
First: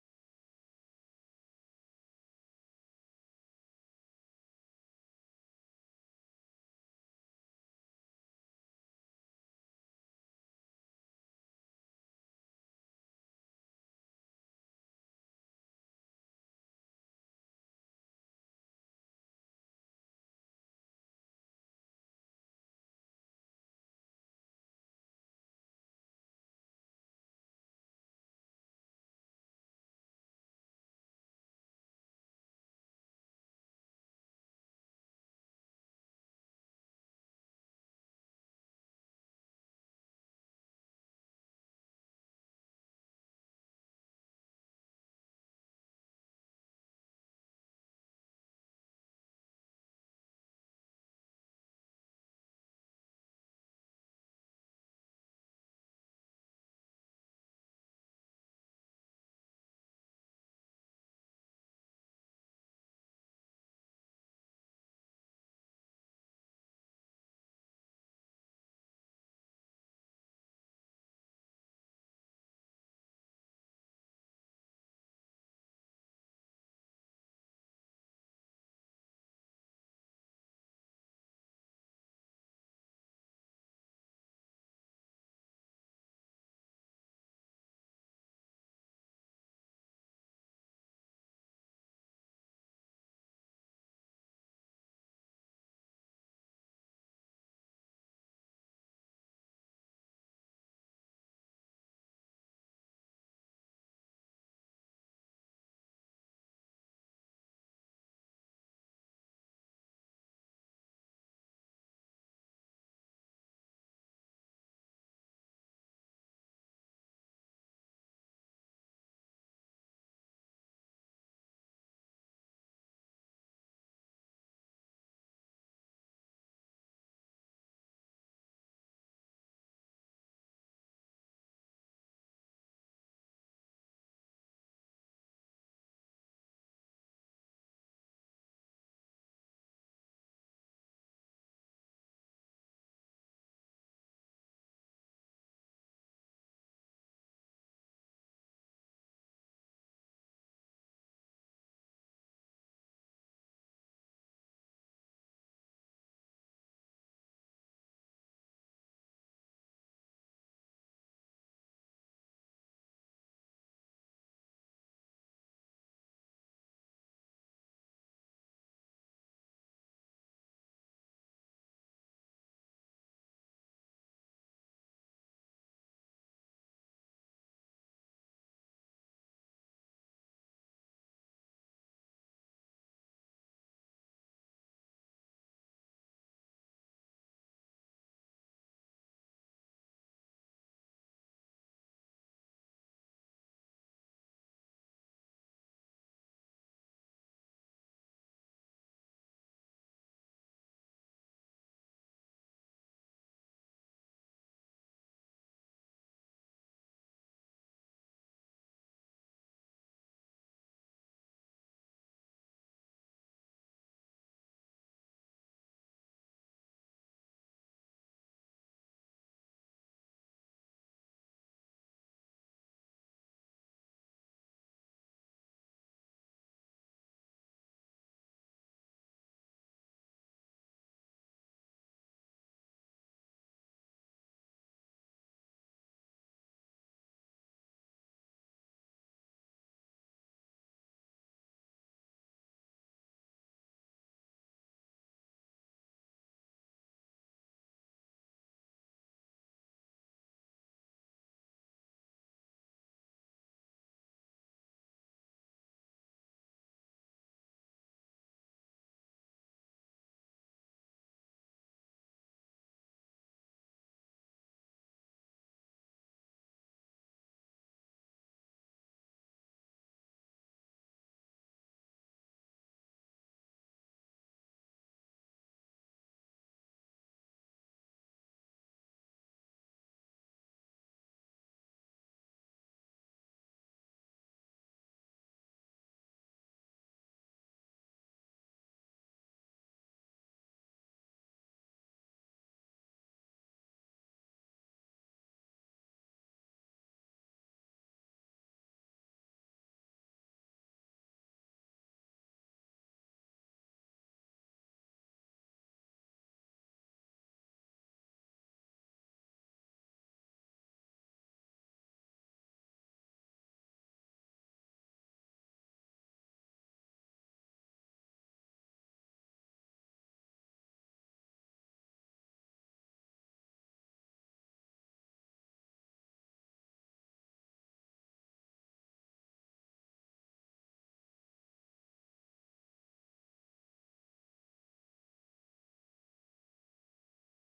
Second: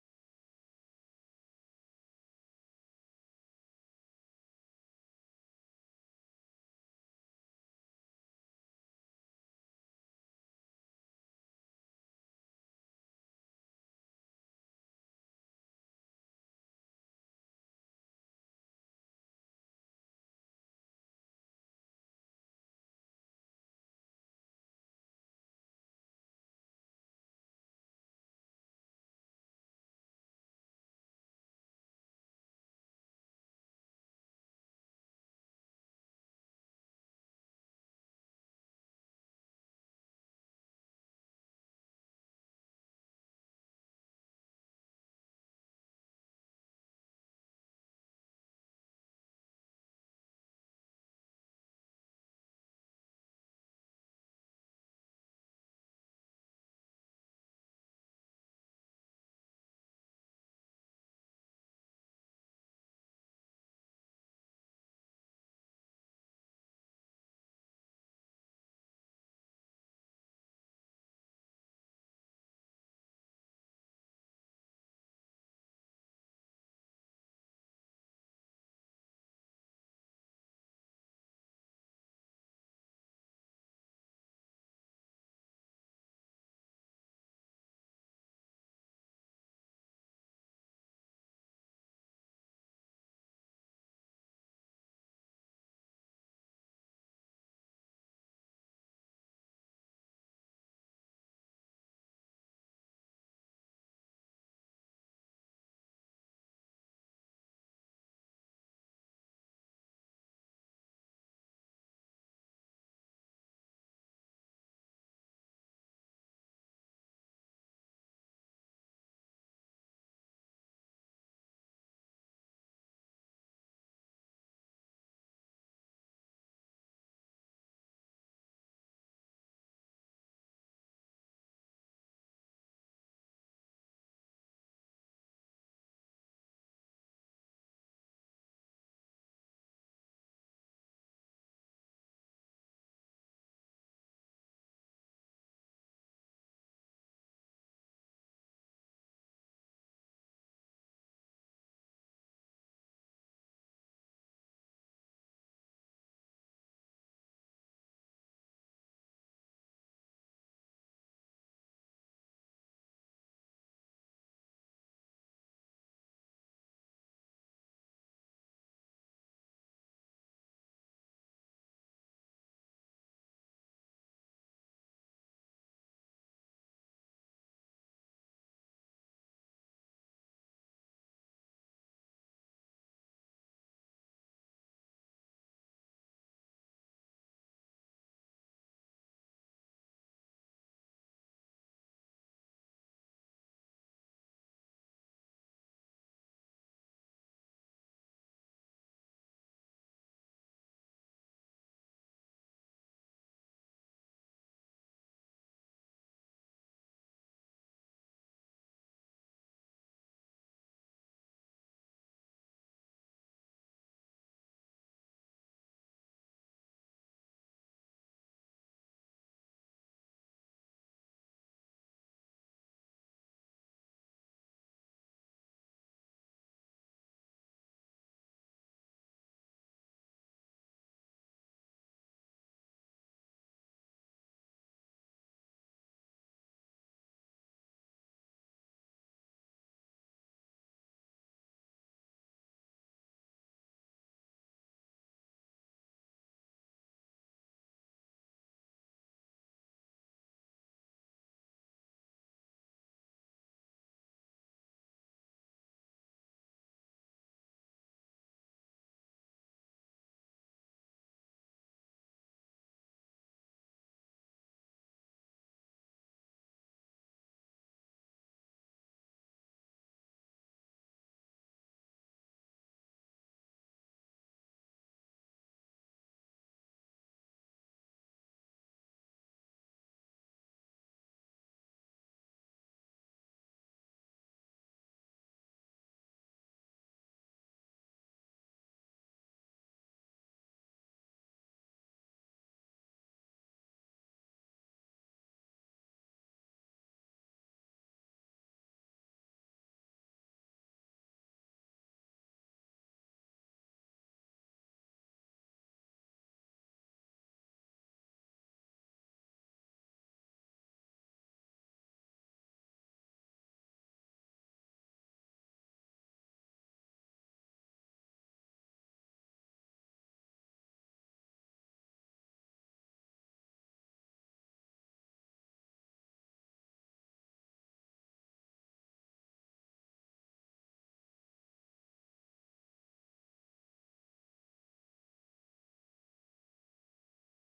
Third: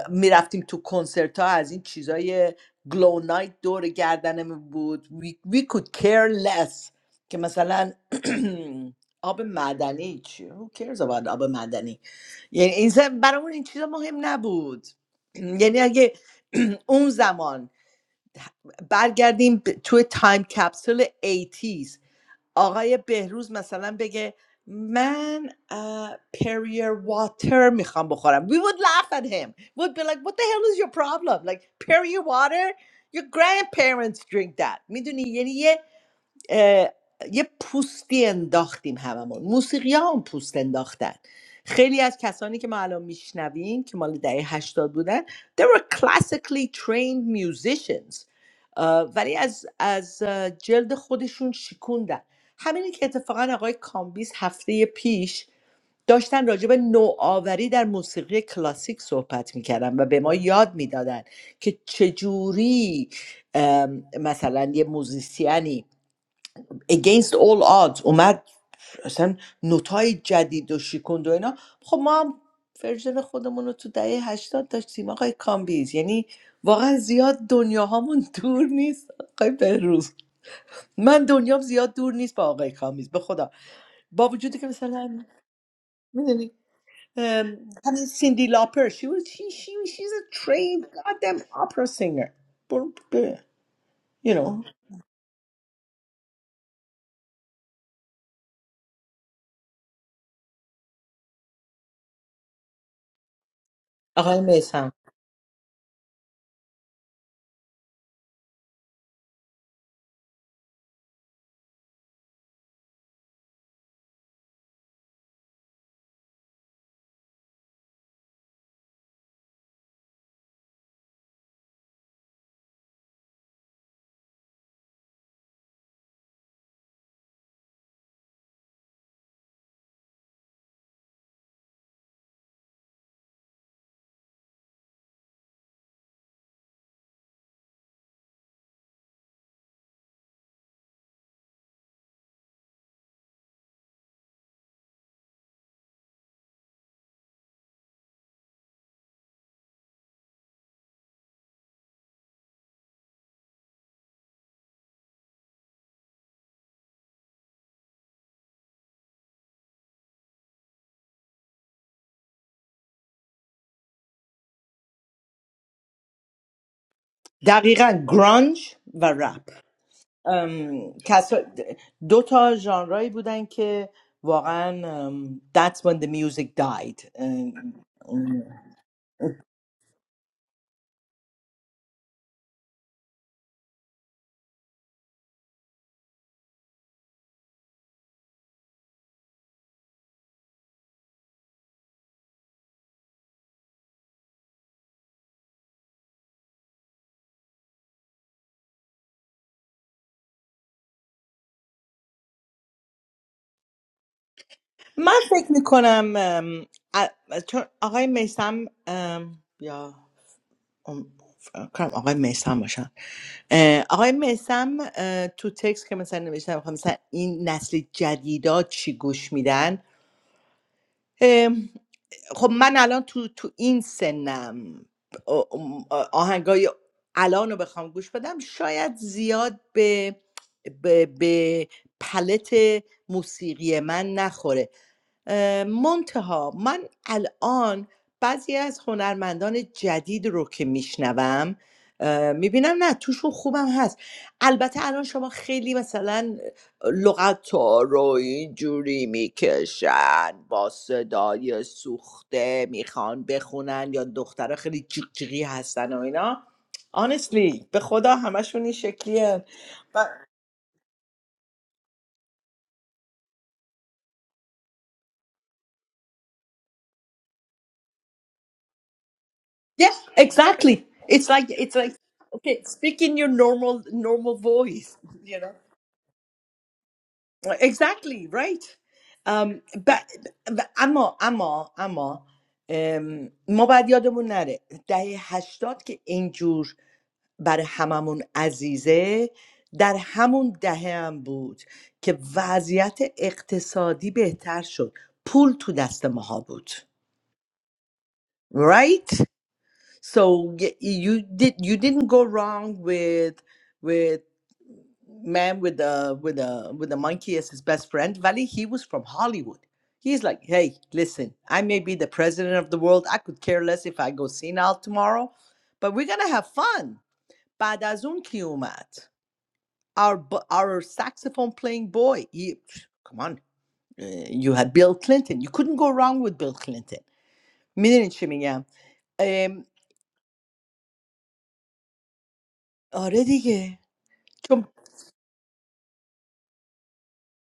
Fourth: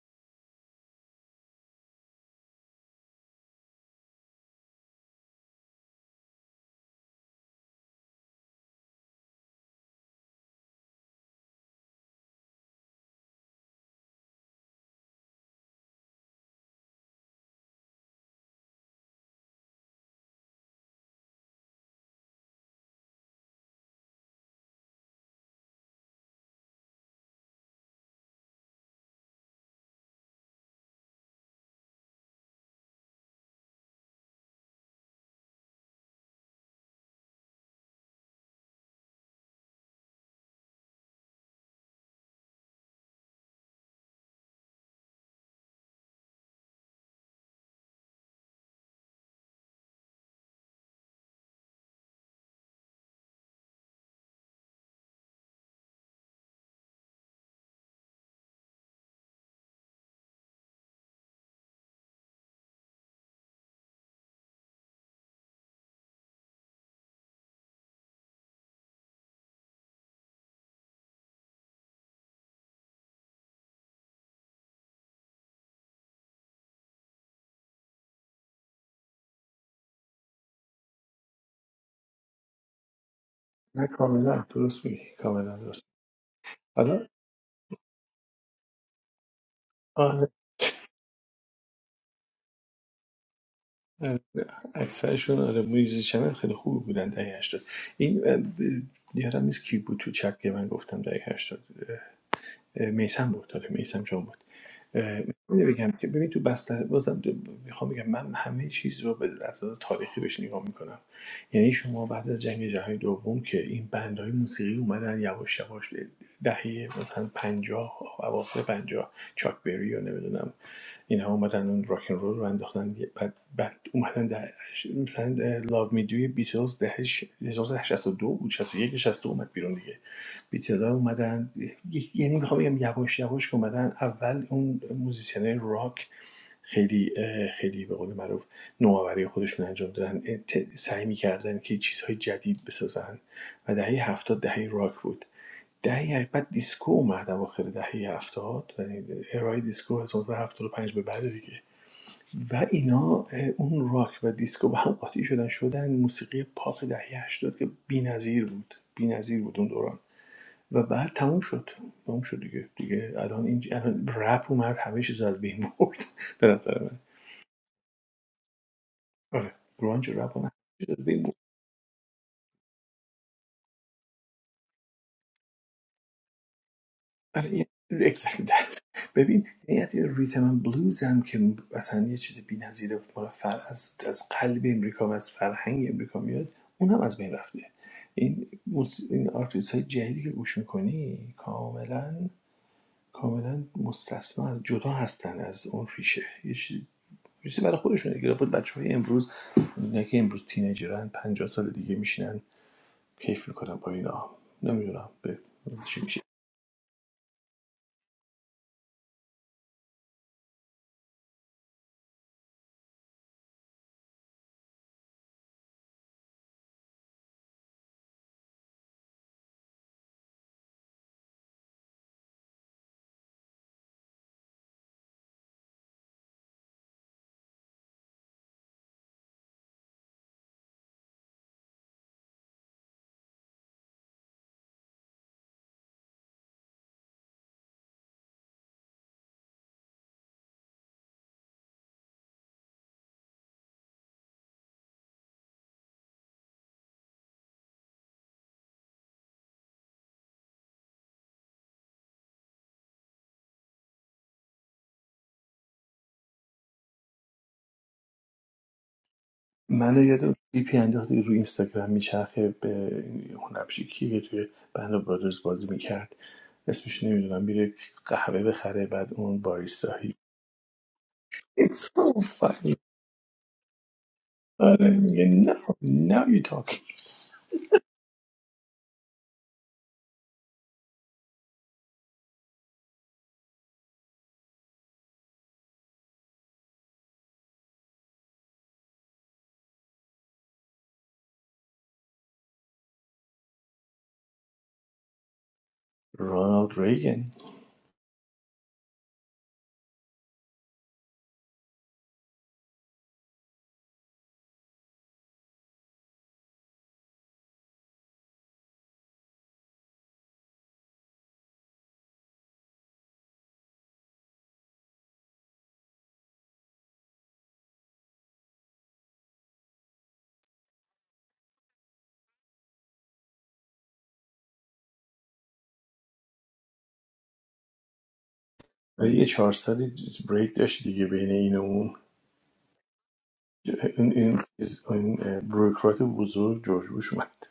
Speaker 3: میرفتیم تو کنسرت ها از این چیزای گلو نایت دور گردنمون بود we, we could care less که مثلا آب معدنی چی who cares about آب معدنی یعنی این ز- برامون این چیزا مهم نبود یعنی اگه اون زمان برگردیم به- توی تایم کپسول 80 آقای بهروز مسالمه بگه من پریور واتر میخم بخورم. We would laugh at him. Would be like, what the hell is your problem? Like, Perrier water? Your grandparents drink that. میدونی، یعنی اه، یه پوستی انداختیم هممون موسیقی ها هم پوست انداختن خیلی از کسانی که ما الان میشنویم که مال دهه هشتاد بودن they were classically trained musicians اه، ولی از, از اه، جلد خودشون شکوندن همینی که اتفاقا آقای کامبیز هفته پیش داشتن راجع به نوآوری در موسیقی کلاسیک صحبت میکردن و به ما یاد میدادن که چجوری ام، مثلا یه موزیسیانی against all odds اومد اصلا نوتای جدید و شیکوند و اینا خب ما هم ورژن خودمون رو تو دهه هشتاد داشتیم آقای کامبیز یعنی واقعا زیاد دنیا هامون دور نیست آقای بهروز من دنیام زیاد دور نیست با آقای کامبیز به خدا
Speaker 1: نه
Speaker 3: با
Speaker 1: کاملا
Speaker 3: وجودی که
Speaker 1: درست میگی
Speaker 3: مثلا
Speaker 1: کاملا درست
Speaker 3: میدونی همین سیندی لاپر she was she she she's
Speaker 1: حالا
Speaker 3: a trained goddamn opera singer برو ب-
Speaker 1: آره،
Speaker 3: you know
Speaker 1: اکثرشون آره میوزیشن های خیلی خوبی بودن دهه 80 این اه، ب- یادم نیست کی بود تو چت که من گفتم دهه 80 میسم بود آره میسم جان بود
Speaker 3: آقای میسم
Speaker 1: می‌دونی بگم که ببین تو بستر بازم میخوام بگم من همه چیز رو به اساس تاریخی بهش نگاه میکنم یعنی شما بعد از جنگ جهانی دوم که این بندهای موسیقی اومدن یواش یواش دهه مثلا پنجاه اواخر پنجاه چاک بری و نمیدونم اینها اومدن اون راکن رول رو انداختن بعد بعد اومدن در مثلا لاو می دوی بیتلز دهه ش- دو بود 61 62 اومد بیرون دیگه بی‌تدا اومدن ی- یعنی میخوام بگم یواش یواش که اومدن اول اون موزیسین راک خیلی خیلی به قول معروف نوآوری خودشون انجام دادن اه، سعی میکردن که چیزهای جدید بسازن و دهه هفتاد دهه راک بود دهه بعد دیسکو اومد اواخر دهه هفتاد یعنی ارائه دیسکو از هفتاد و پنج به بعد دیگه و اینا اون راک و دیسکو با هم قاطی شدن شدن موسیقی پاپ دهه 80 که بی‌نظیر بود بی‌نظیر بود اون دوران و بعد تموم شد تموم شد دیگه دیگه الان این الان رپ اومد همه چیز از بین برد به نظر من
Speaker 3: دقیقا گرانج و رپ
Speaker 1: آره گرانج و رپ اومد همه چیز
Speaker 3: ام،
Speaker 1: از بین برد
Speaker 3: کسا- دو تا ژانرایی بودن که واقعا ام، that's when the music died
Speaker 1: آره یه-
Speaker 3: ام،
Speaker 1: exactly
Speaker 3: ام.
Speaker 1: that. ببین نیت ریتم اند بلوز هم که اصلا یه چیز بی‌نظیره مال فر از از قلب امریکا و از فرهنگ امریکا میاد اونم از بین رفته این موس... این آرتیست جدیدی که گوش میکنی کاملاً کاملاً مستثنا از جدا هستن از اون ریشه یه چیزی برای خودشون دیگه بود امروز اینا که امروز تینیجرن پنجاه سال دیگه میشینن کیف میکنن با اینا نمیدونم
Speaker 3: من
Speaker 1: به
Speaker 3: فکر
Speaker 1: چی
Speaker 3: میکنم
Speaker 1: میشه
Speaker 3: چون آقای میسم یا ام، فکر کنم آقای میسم باشن اه، آقای میسم تو تکس که مثلا نوشتن میخوام مثلا این نسل جدیدا چی گوش میدن خب من الان تو تو این سنم آ- آهنگای الان رو بخوام گوش بدم شاید زیاد به به, به پلت موسیقی من نخوره اه، منتها من الان بعضی از هنرمندان جدید رو که میشنوم میبینم نه توشون خوبم هست البته الان شما خیلی مثلا لغت ها رو اینجوری میکشن با صدای سوخته میخوان بخونن یا دخترها خیلی جیغ جیغی هستن و اینا honestly به خدا همشون این شکلیه
Speaker 1: من یاد پی انداخت روی اینستاگرام میچرخه به هنرپیشه که توی بند برادرز بازی میکرد اسمش نمیدونم میره قهوه بخره بعد اون
Speaker 3: Yeah,
Speaker 1: باریستایی
Speaker 3: exactly. It's like
Speaker 1: It's
Speaker 3: it's like
Speaker 1: so
Speaker 3: okay,
Speaker 1: funny
Speaker 3: speak in your normal normal
Speaker 1: آره
Speaker 3: voice, you
Speaker 1: میگه
Speaker 3: know.
Speaker 1: no now you talking
Speaker 3: Exactly, right. Um but, but اما اما اما ام، ما باید یادمون نره دهه هشتاد که اینجور برای هممون عزیزه در همون دهه هم بود که وضعیت اقتصادی بهتر شد پول تو دست ماها بود
Speaker 1: رونالد ریگن
Speaker 3: right So y- you did you didn't go wrong with with man with the with the with the monkey as his best friend. Valley, he was from Hollywood. He's like, hey, listen, I may be the president of the world. I could care less if I go senile tomorrow, but we're gonna have fun. Badazun ki umat. our bu- our saxophone playing boy. He, come on, uh, you had Bill Clinton. You couldn't go wrong with Bill Clinton. میدونین چی میگم؟
Speaker 1: یه چهار
Speaker 3: ام،
Speaker 1: سالی بریک داشت دیگه بین این و اون
Speaker 3: آره دیگه.
Speaker 1: این این چیز- این بروکرات بزرگ جورج بوش اومد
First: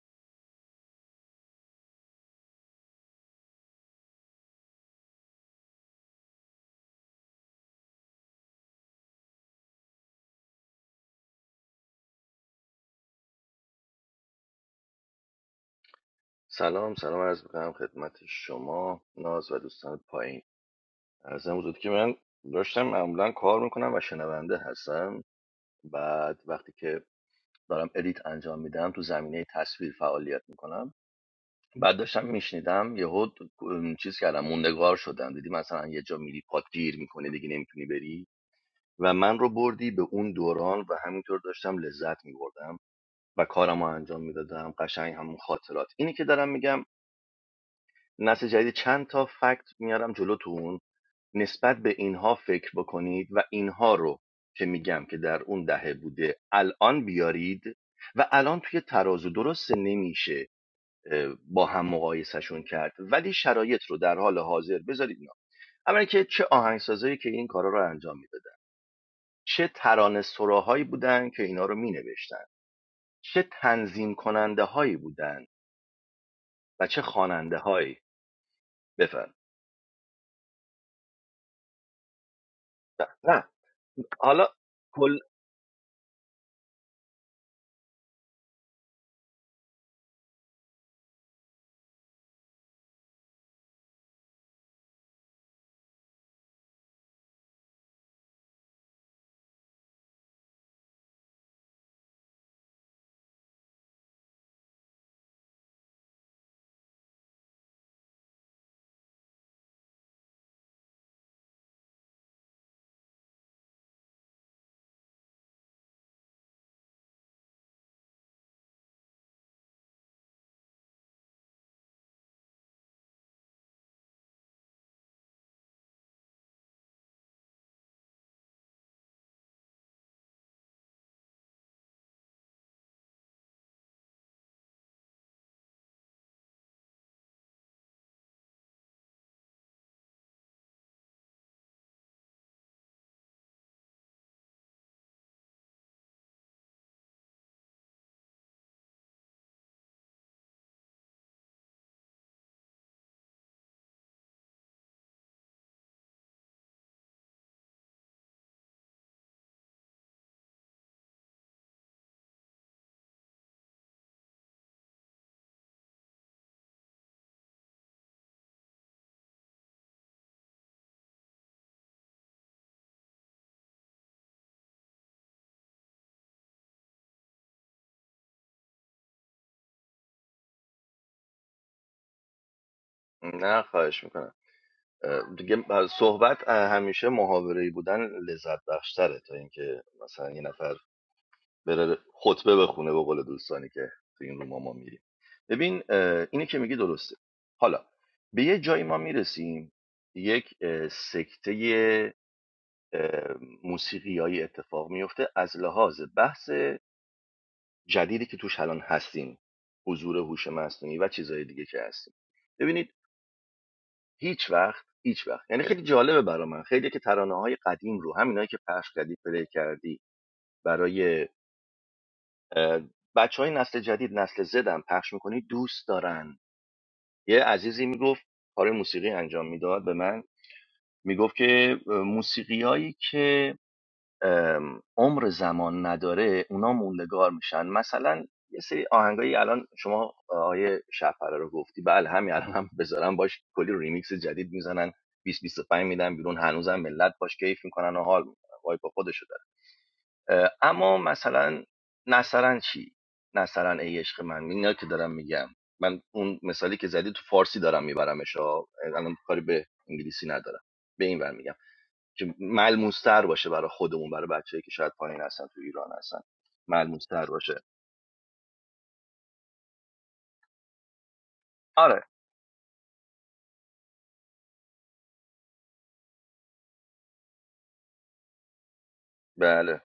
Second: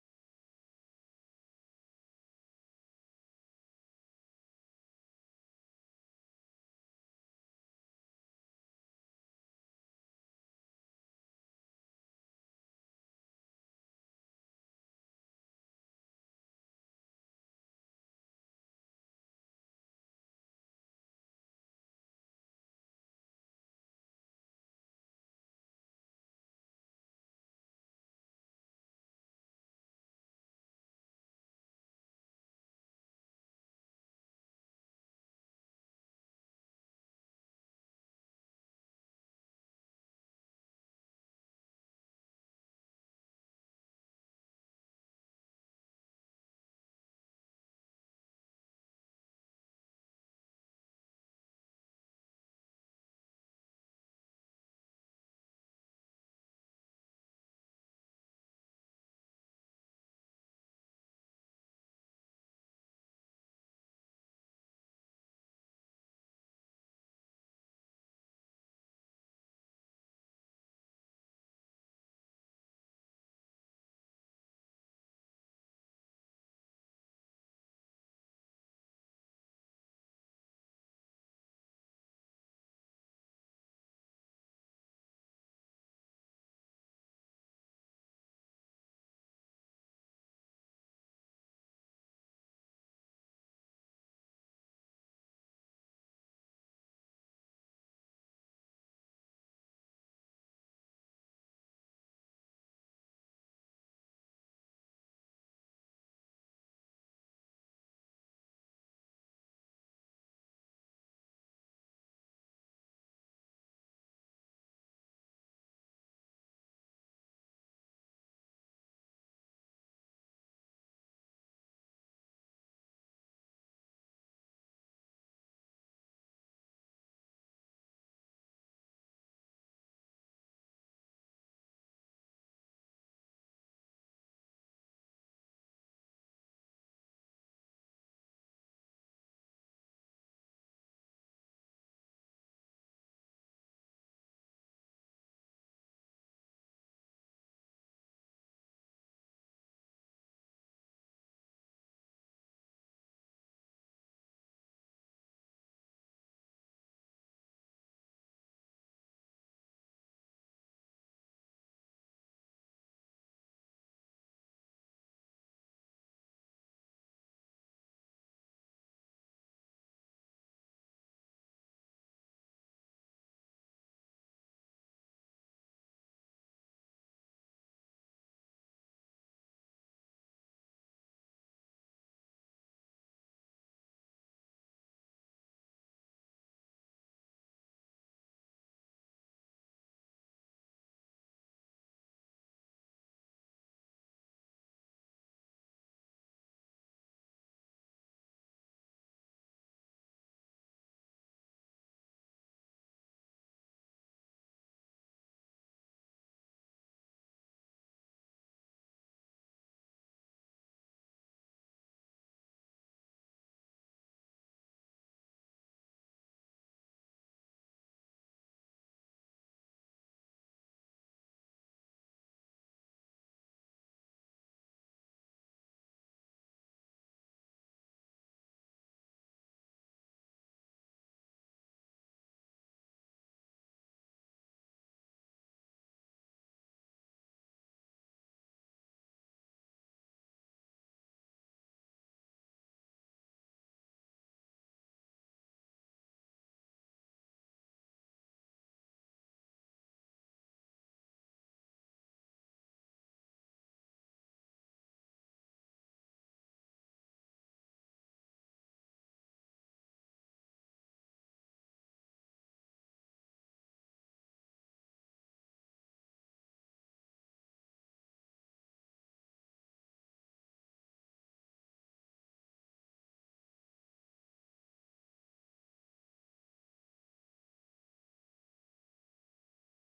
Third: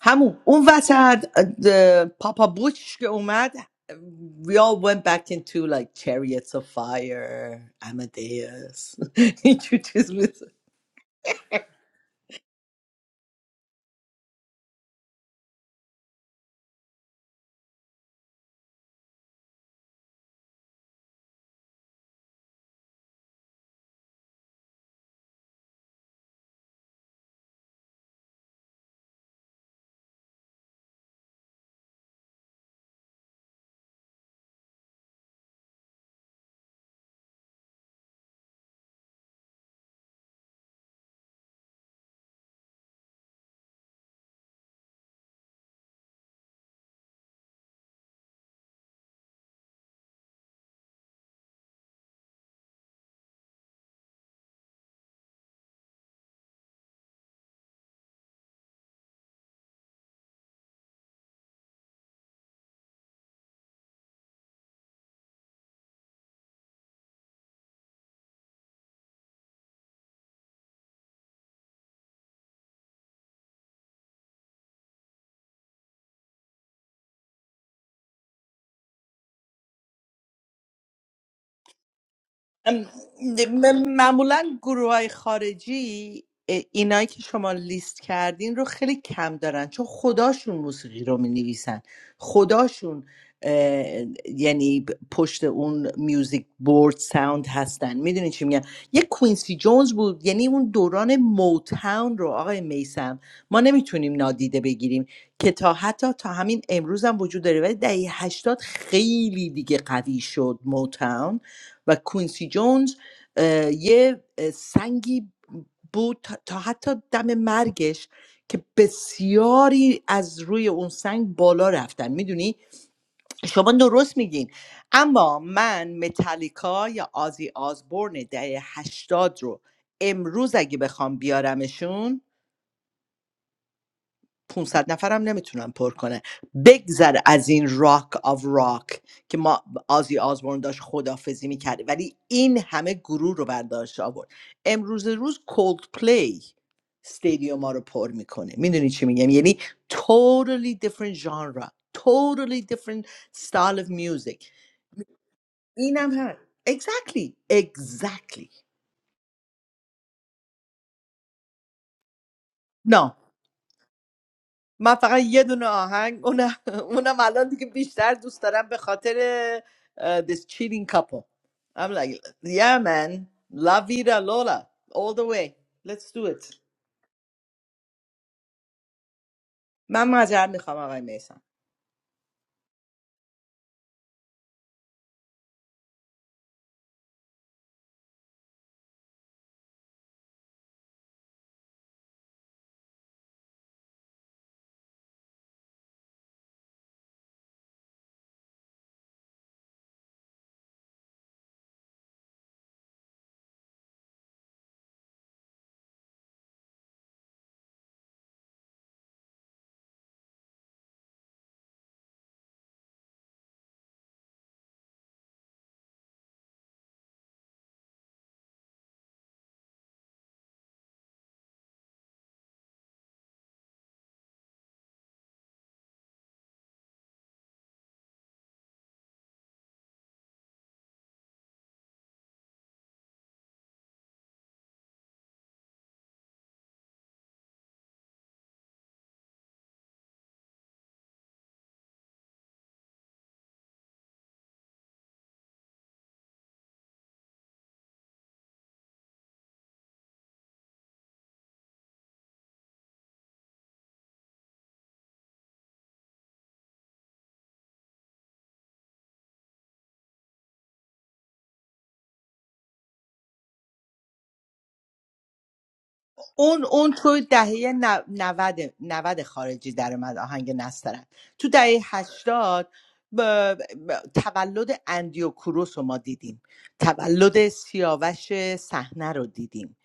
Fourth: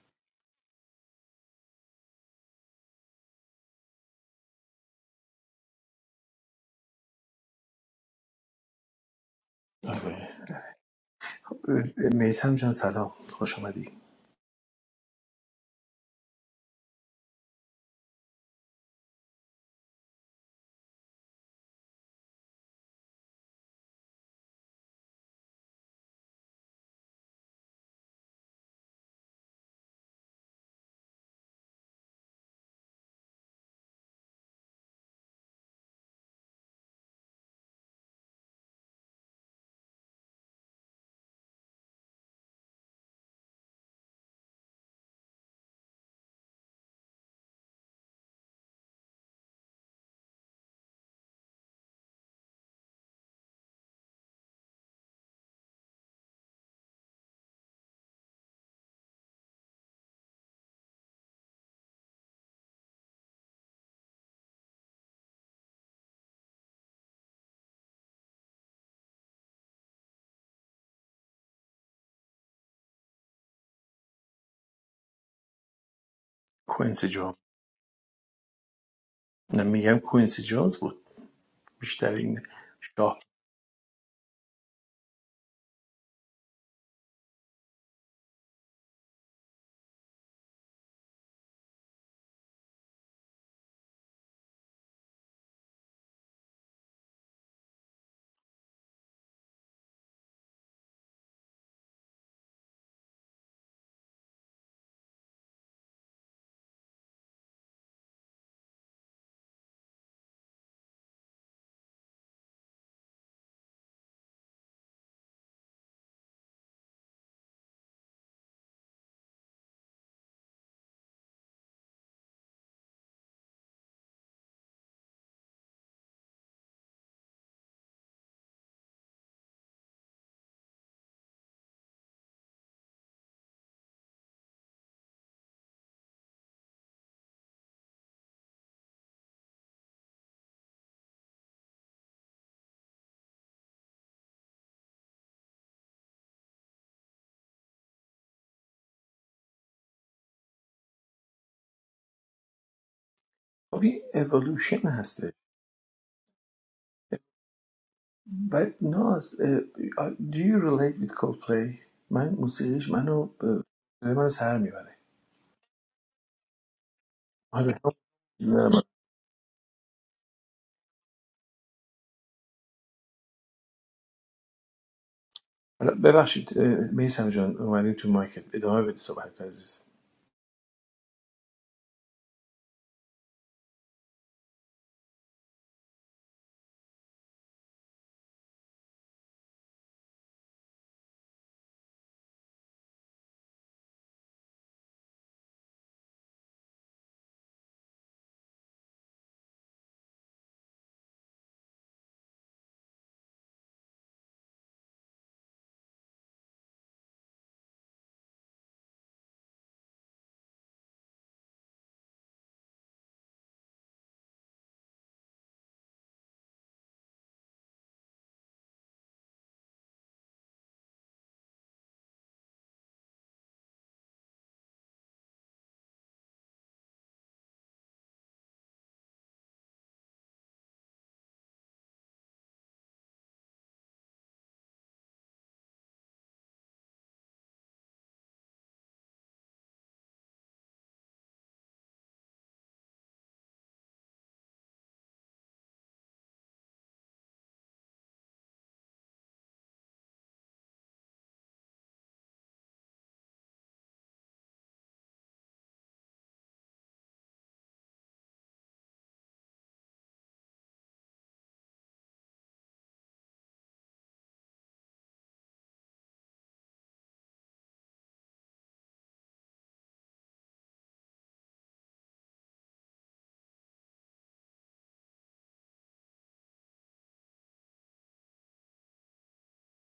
Speaker 3: همون اون وسط پاپا بوش که اومد we all went back into like chariots of fire Amadeus اینجور چیز
Speaker 1: آره میسم جان سلام خوش آمدی
Speaker 4: سلام سلام عرض میکنم خدمت شما ناز و دوستان پایین ارزم حضورت که من داشتم معمولا کار میکنم و شنونده هستم بعد وقتی که دارم ادیت انجام میدم تو زمینه تصویر فعالیت میکنم بعد داشتم میشنیدم یهو ام، چیز کردم موندگار شدم دیدی مثلا یه جا میری پات گیر میکنه دیگه نمیتونی بری و من رو بردی به اون دوران و همینطور داشتم لذت میبردم و کارمو انجام میدادم قشنگ همون خاطرات اینی که دارم میگم نسل جدید چند تا فکت میارم جلوتون نسبت به اینها فکر بکنید و اینها رو که میگم که در اون دهه بوده الان بیارید و الان توی ترازو درست نمیشه با هم مقایسهشون کرد ولی شرایط رو در حال حاضر بذارید اینا اولا که چه آهنگسازایی که این کارا رو انجام میدادن چه ترانه سراهایی بودن که اینا رو مینوشتن چه تنظیم کننده هایی بودن و چه
Speaker 1: کوینسی جان
Speaker 4: خواننده هایی بفرم
Speaker 1: نه میگم کوینسی جانز بود بیشتر این
Speaker 3: ام،
Speaker 1: شاه
Speaker 4: نه
Speaker 3: م- معمولا
Speaker 4: حالا
Speaker 3: گروه های
Speaker 4: کل
Speaker 3: خارجی اه، اینایی که شما لیست کردین رو خیلی کم دارن چون خداشون موسیقی رو می نویسن خداشون اه، یعنی ب- پشت اون میوزیک بورد ساوند هستن میدونین چی میگن یه کوینسی جونز بود یعنی اون دوران موتاون رو آقای میسم ما نمیتونیم نادیده بگیریم که تا حتی تا همین امروز هم وجود داره ولی دهه 80 خیلی دیگه قوی شد موتاون و کوینسی جونز اه، یه اه، سنگی بود تا تا حتی دم مرگش که بسیاری از روی اون سنگ بالا رفتن میدونی شما درست میگین اما من متالیکا یا آزی آزبورن دهه هشتاد رو امروز اگه بخوام بیارمشون 500 نفرم نمیتونن پر کنه بگذر از این راک آف راک که ما آزی آزبورن داشت خدافزی میکرد ولی این همه گروه رو برداشت آورد امروز روز کولد پلی استادیوم ها رو پر میکنه میدونی چی میگم یعنی totally different genre totally different style
Speaker 1: خب،
Speaker 3: of
Speaker 1: این
Speaker 3: music
Speaker 1: اولوشن هسته
Speaker 3: اینم هم exactly exactly
Speaker 1: بعد ناز اه، do you relate with Coldplay من موسیقیش
Speaker 3: No,
Speaker 1: منو اه، منو سر
Speaker 3: من
Speaker 1: میبره
Speaker 3: فقط یه دونه آهنگ اونم اونم الان دیگه
Speaker 1: آره
Speaker 3: بیشتر دوست دارم
Speaker 1: میبره
Speaker 3: به
Speaker 1: من.
Speaker 3: خاطر اه، this cheating couple I'm like yeah man la vida lola all the way let's do it
Speaker 1: ببخشید میسم جان اومدیم تو مایکت ادامه بده صحبت عزیز
Speaker 3: من معذرت میخوام آقای میسم
Speaker 4: نه خواهش میکنم دیگه صحبت اه، همیشه محاورهی بودن لذت بخشتره تا اینکه مثلا یه نفر بره خطبه بخونه به قول دوستانی که تو این روما ما میریم ببین اه، اینی که میگی درسته حالا به یه جایی ما میرسیم یک اه، سکته موسیقیایی اتفاق میفته از لحاظ بحث جدیدی که توش الان هستیم حضور هوش مصنوعی و چیزهای دیگه که هستیم ببینید. هیچ وقت هیچ وقت یعنی خیلی جالبه برا من خیلی که ترانه قدیم رو همینایی که پخش کردی پلی کردی برای بچه نسل جدید نسل زدم پخش میکنی دوست دارن یه عزیزی میگفت کار موسیقی انجام میداد به من میگفت که موسیقیایی که ام، عمر زمان نداره اونا موندگار میشن مثلا یه سری آهنگایی الان شما آیه شهپره رو گفتی بله همین الان هم بذارن باش کلی ریمیکس جدید میزنن 20 25 میدن بیرون هنوزم ملت باش کیف میکنن و حال میکنن وای با خودشو داره اما مثلا نصرن چی نصرن ای عشق من اینا که دارم میگم من اون مثالی که زدی تو فارسی دارم میبرمش ها. الان کاری به انگلیسی ندارم به این ور میگم که ملموستر باشه برای خودمون برای بچه‌ای که شاید پایین هستن تو ایران هستن
Speaker 3: اون اون تو
Speaker 4: ملموستر باشه
Speaker 3: دهه نو- نود نود خارجی در اومد آهنگ نسترن تو دهه
Speaker 4: آره
Speaker 3: هشتاد ب... ب- تولد اندیو کروس رو ما دیدیم تولد سیاوش صحنه رو دیدیم
Speaker 4: بله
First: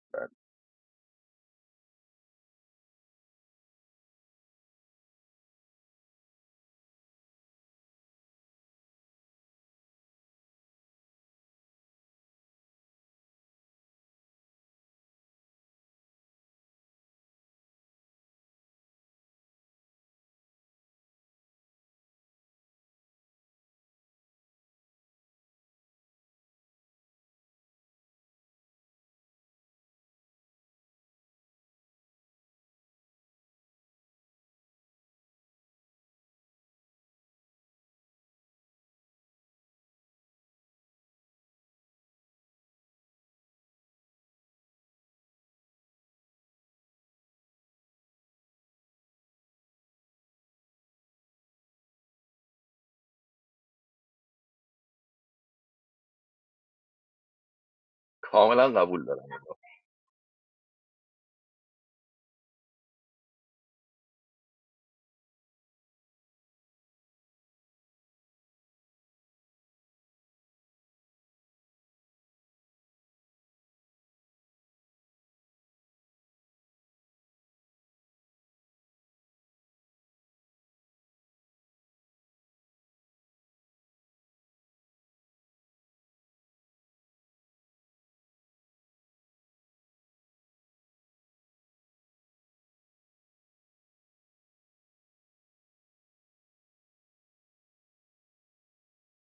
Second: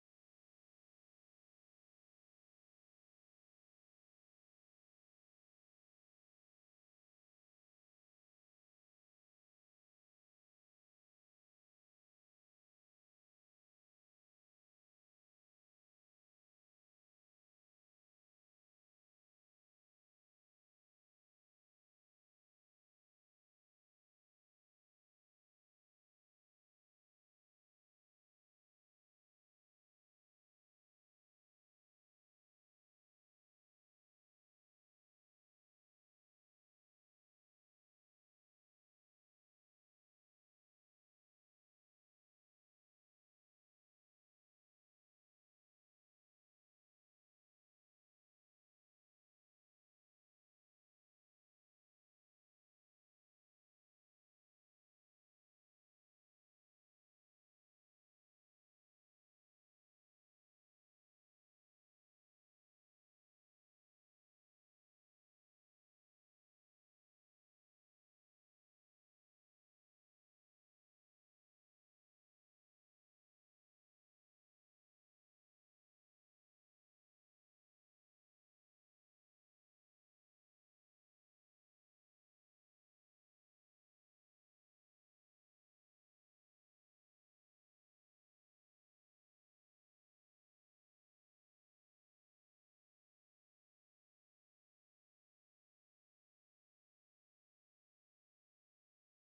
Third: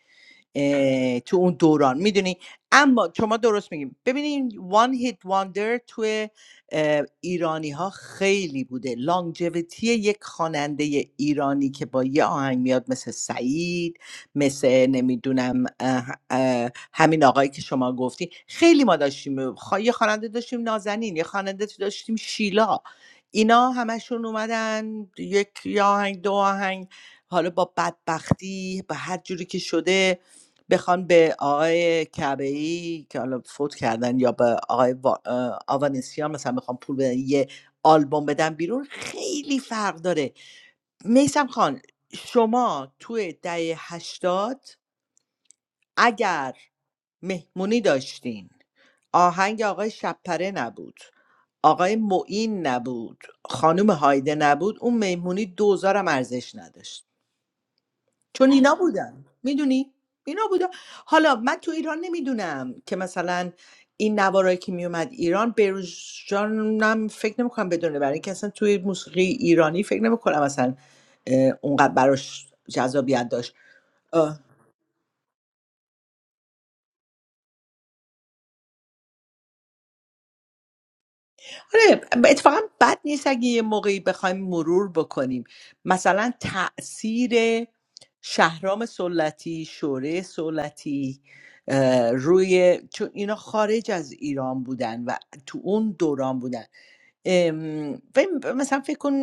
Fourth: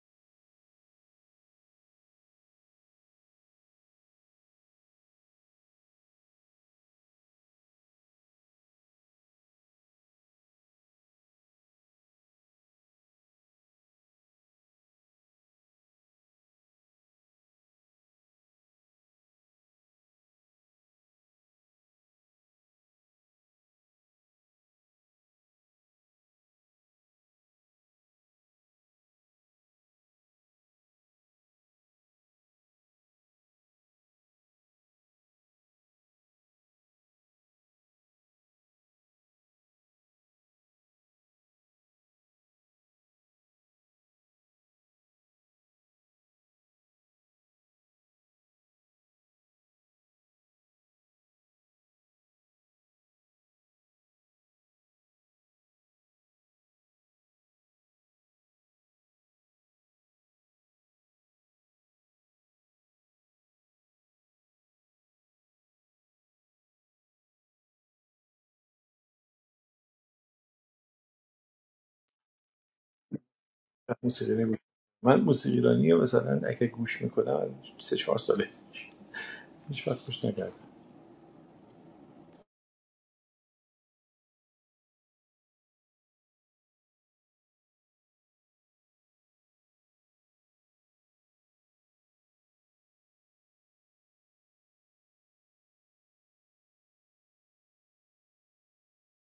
Speaker 3: اه، تو اون دوران میدونی اما شما درست میگیم ببینین وان هیت واندر توی ایرانی ها خیلی بوده لانجویتی یک خواننده ایرانی که با یه آهنگ میاد مثل سعید مثل نمیدونم اه، اه، همین آقایی که شما گفتی خیلی ما داشتیم خ- یه خواننده داشتیم نازنین یه خواننده داشتیم شیلا اینا همشون اومدن یک یه آهنگ دو آهنگ حالا با بدبختی با هر جوری که شده بخوان به آقای کبهی که حالا فوت کردن یا به آقای وا- اه، آوانسیان مثلا بخوان پول بدن یه آلبوم بدن بیرون خیلی فرق داره میسم خان شما توی دهه هشتاد اگر مهمونی داشتین آهنگ آقای شپره نبود آقای معین نبود خانم هایده نبود اون مهمونی دوزارم ارزش نداشت چون
Speaker 4: کاملا
Speaker 3: اینا
Speaker 4: قبول دارم
Speaker 3: بودن میدونی اینا بودن حالا من تو ایران نمیدونم که مثلا این نوارایی که میومد ایران بروز جانم فکر نمیکنم بدونه برای اینکه اصلا توی موسیقی ایرانی فکر نمیکنم اصلا اه، اونقدر براش جذابیت داشت
Speaker 1: موسیقی نگوش من موسیقی ایرانی رو مثلا اگه گوش میکنم سه چهار ساله هیچ وقت گوش نکردم
Speaker 3: آره اتفاقا بد نیست اگه یه موقعی بخوایم مرور بکنیم مثلا تاثیر شهرام سلطی شوره سلطی اه، روی چون اینا خارج از ایران بودن و تو اون دوران بودن ام، و مثلا فکر کن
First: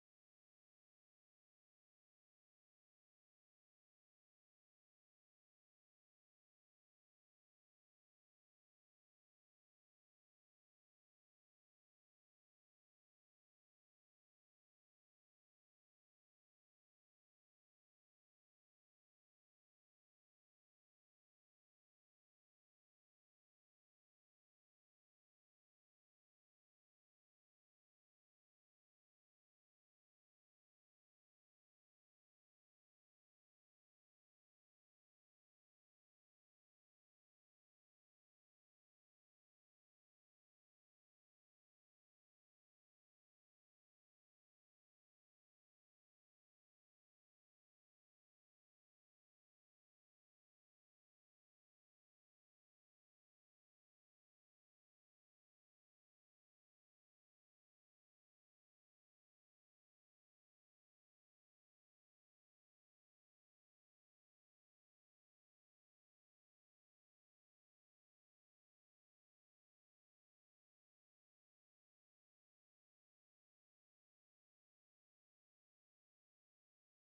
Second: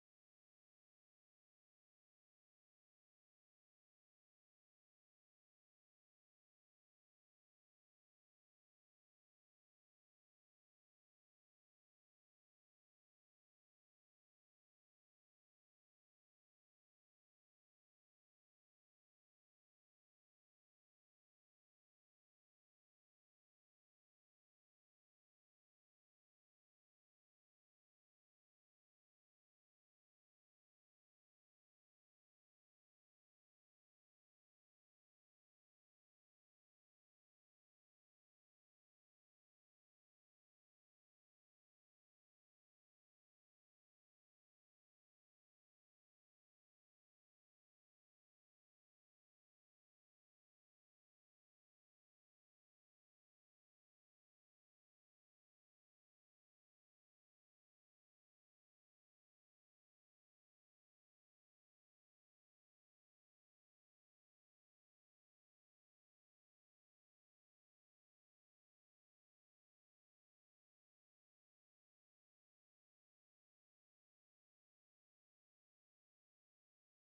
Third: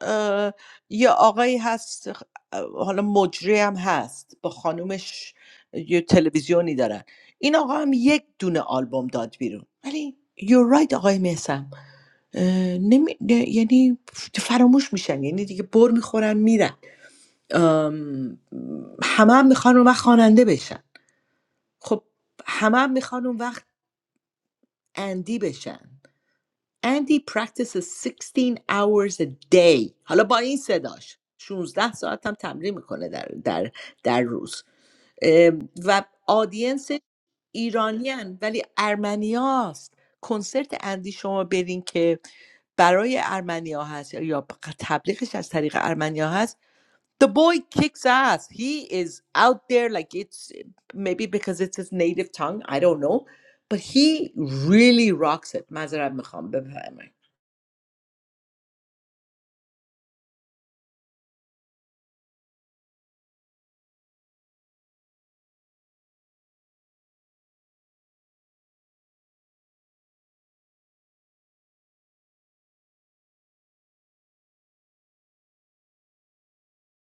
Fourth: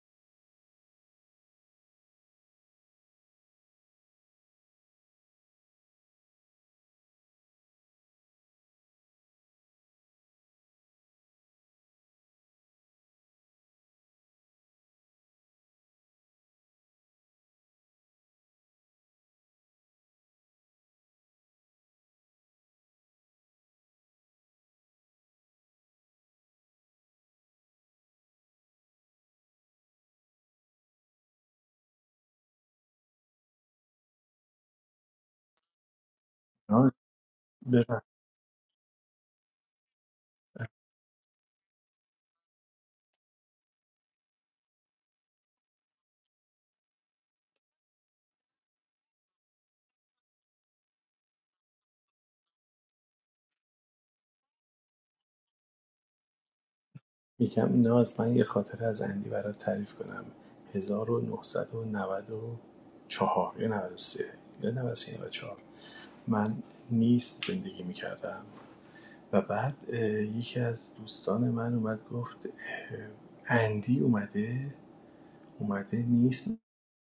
Speaker 3: اه، یه آقایی هست اه، حالا مجری هم هست با خانومش یه تلویزیونی دارن این آقا هم یک دونه آلبوم داد بیرون ولی you're right آقای مهسم اه، نمی... نه- یعنی فراموش میشن یعنی دیگه بر میخورن میرن ام، همه هم میخوان اون وقت خواننده بشن خب همه هم میخوان اون وقت اندی بشن اندی practices 16 hours a day حالا با این صداش 16 ساعت هم تمرین میکنه در, در, در روز اه، و آدینس
Speaker 1: ناز ببخش
Speaker 3: ایرانیان ولی ارمنیاست کنسرت اندی شما برین که برای ارمنیا هست یا تبلیغش از طریق ارمنیا هست The boy kicks ass. He is out there like it's maybe because it's his native tongue. I don't know. But he really rocks it. معذرت میخوام بفهمه
Speaker 1: میگم ناز من یه خاطره از اندی برات تعریف کنم هزار و نهصد و نود و چهار یا 93 یا 93 یا نود و سه نود و چهار من نیست زندگی میکردم و بعد یکی از دوستان من اومد گفت اندی اومده اومده نیست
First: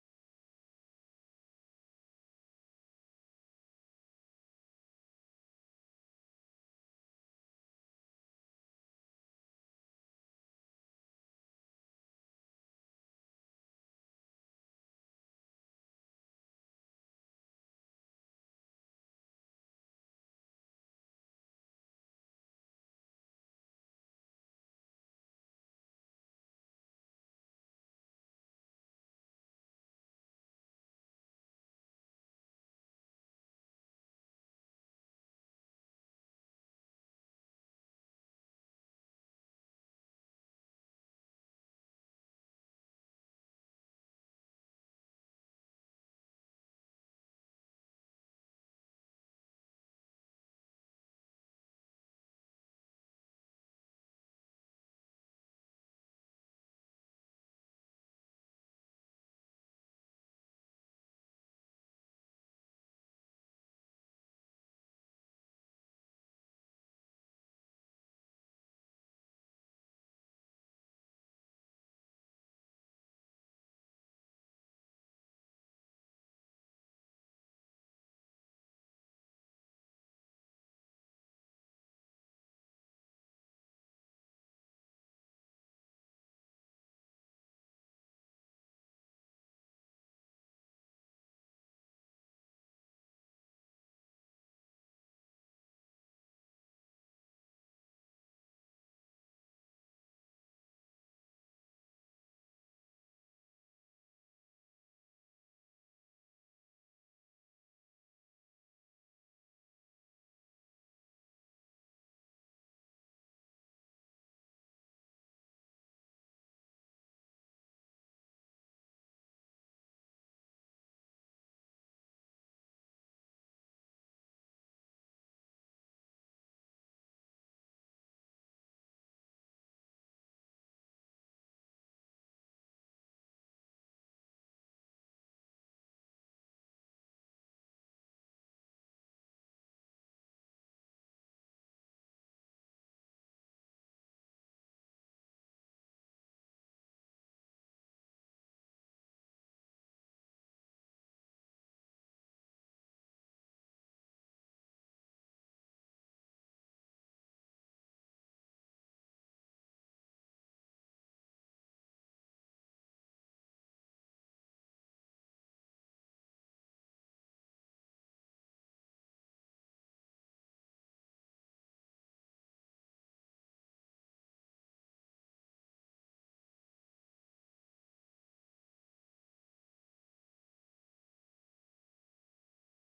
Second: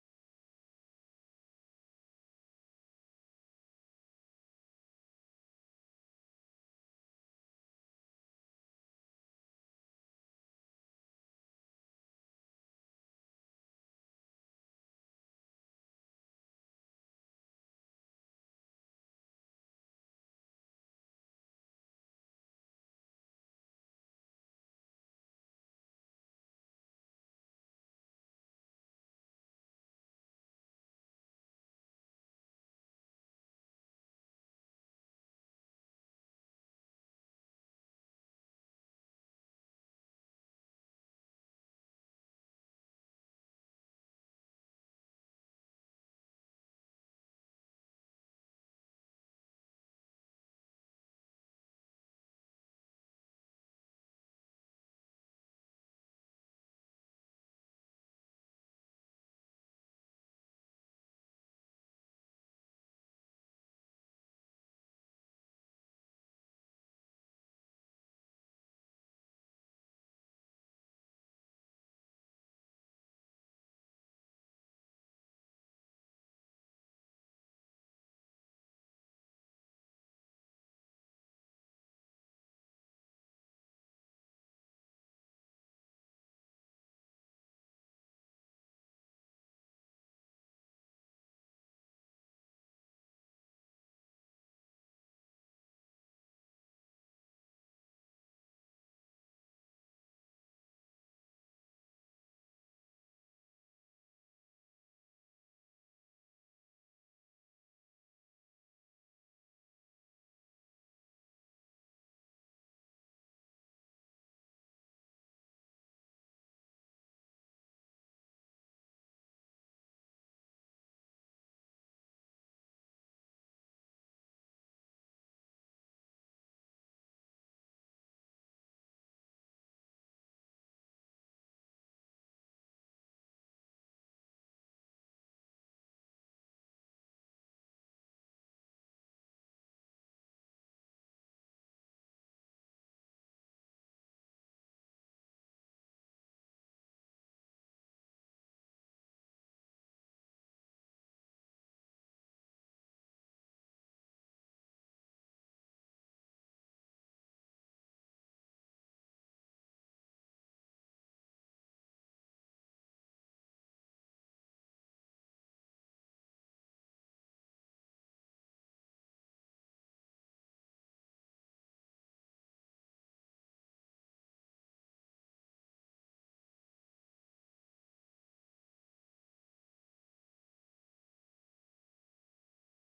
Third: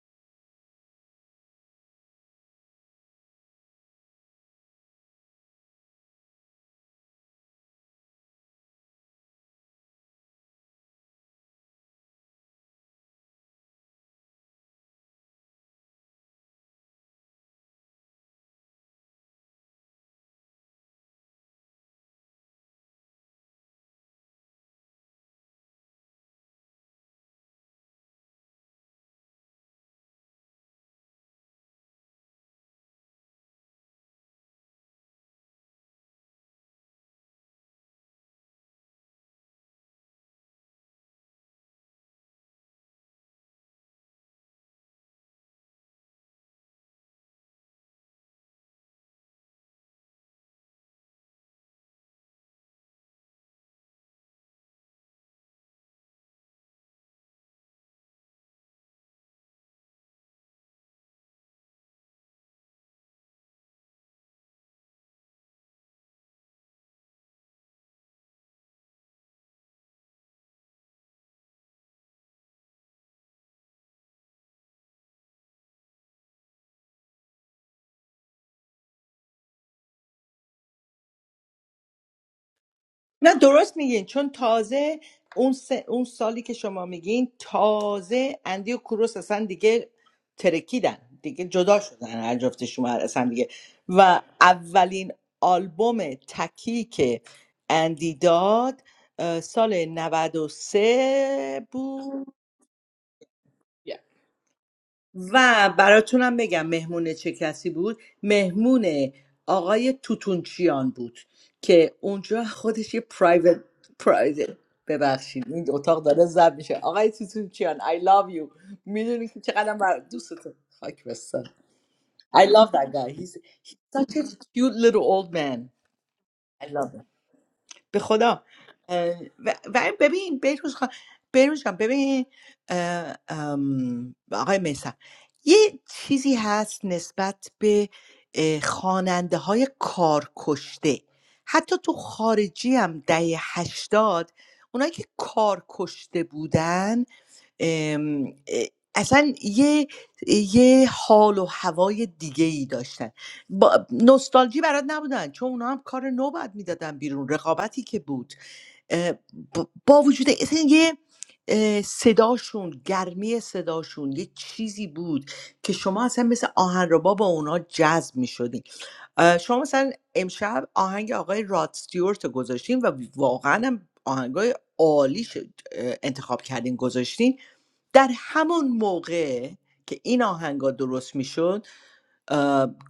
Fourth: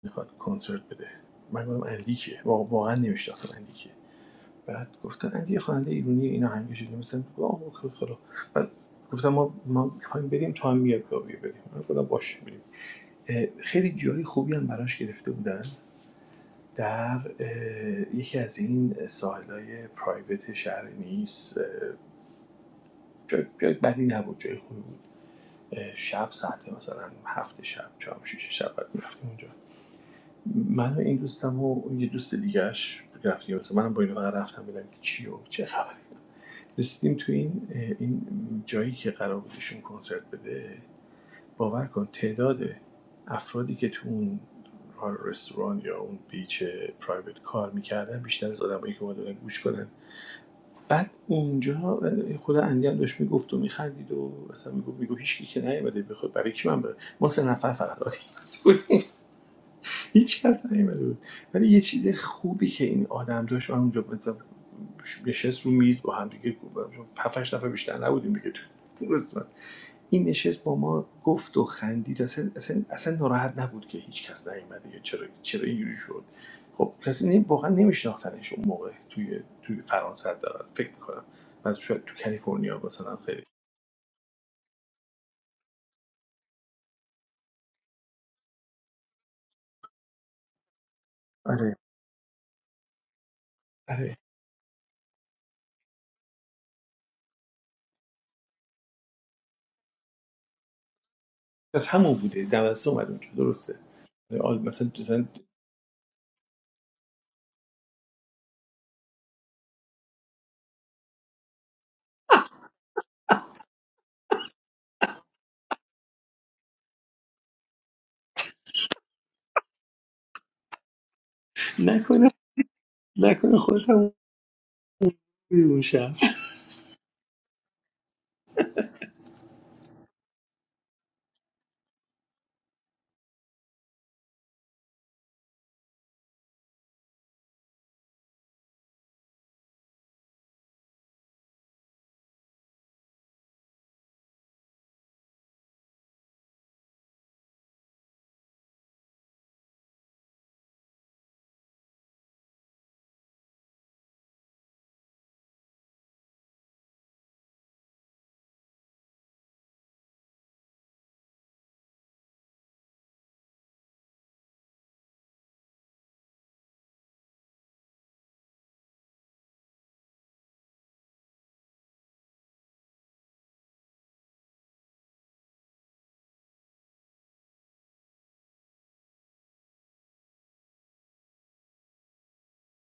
Speaker 1: میخواد کنسرت بده من گفتم اندی کیه وا- واقعا نمیشناختم اندی کیه بعد گفتن اندی یه خواننده ایرانی اینا همیشه شدیم مثلا واو خدا بعد گفتم ما ما می‌خوایم بریم تو هم میاد بیا بیا بریم من گفتم باشه بریم اه، خیلی جای خوبی هم براش گرفته بودن در یکی از این ساحل‌های پرایوت شهر نیس اه، بدی نبود جای خوبی بود شب ساعت مثلا هفت شب چهار شش شب بعد میرفتیم اونجا من و این دوستم و یه دوست دیگهش رفتیم مثلا منم با این فقط رفتم ببینم که چی و چه خبره رسیدیم تو این این جایی که قرار بودشون کنسرت بده باور کن تعداد افرادی که تو اون رستوران یا اون بیچ پرایوت کار میکردن بیشتر از آدمایی که اومدن گوش کنن بعد اونجا خود اندیام داشت میگفت و میخندید و اصلا میگفت میگو هیچ کی که نیومده بخواد برای کی من بره. ما سه نفر فقط آدینس بودیم هیچ کس نیومده بود ولی یه چیز خوبی که این آدم داشت من اونجا مثلا نشست رو میز با هم دیگه پفش نفر بیشتر نبودیم دیگه تو اون این نشست با ما گفت و خندید اصلا اصلا, اصلا ناراحت نبود که هیچ کس نیومده یا چرا چرا اینجوری شد خب کسی نمی- واقعا نمیشناختنش اون موقع توی توی فرانسه حداقل فکر میکنم بعد شاید تو کالیفرنیا مثلا
Speaker 3: نه
Speaker 1: خیلی
Speaker 3: درست میگین چون تازه اون, س- اون سالی که شما میگین تازه اندی و کوروس اصلا دیگه ترکیدن دیگه
Speaker 1: آره
Speaker 3: جدا شدن هر جفتشون هر- اصلا دیگه
Speaker 1: آره
Speaker 3: و اولین آلبوم تکی که اندی داد اه، سال 93
Speaker 1: از همون
Speaker 3: بود
Speaker 1: بوده دمدسته اومد اونجا درسته آره، آل مثلا مثلا
Speaker 3: و براتونم بگم مهمون چه کسی بود مهمون آقای توتونچیان بود که اونجا خودش یه پرایوت پرایوت ببخشید این اتاق داره زب میشه آقای توتونچیان I love you میدونی که چقدر بر دوستتون خاک بستن
Speaker 1: نکنه
Speaker 3: I love that guy he's,
Speaker 1: نکنه
Speaker 3: he's
Speaker 1: خودم
Speaker 3: such a cute little old
Speaker 1: بودی
Speaker 3: man
Speaker 1: اون شب
Speaker 3: I love him به خدا اه، و و ببین بهروز خان بهروز جان ببین اه، ام، آقای میسم یه چیزی هست نسبت به خواننده های کارکشته حتی تو خارجی هم دهه هشتاد اونایی که کارکشته بودن ام، اه، اصلا یه یه حال و هوای دیگه ای داشتن با نوستالژی برات نبودن چون اونا هم کار نو باید میدادن بیرون رقابتی که بود اه، با با وجود اصلا یه اه، صداشون گرمی صداشون یه چیزی بود که شما اصلا مثل آهنربا با اونا جذب می شدین شما مثلا امشب آهنگ آقای راد ستیورت رو گذاشتین و واقعا هم آهنگای عالی شد اه، انتخاب کردین گذاشتین در همون موقع که این آهنگا درست میشد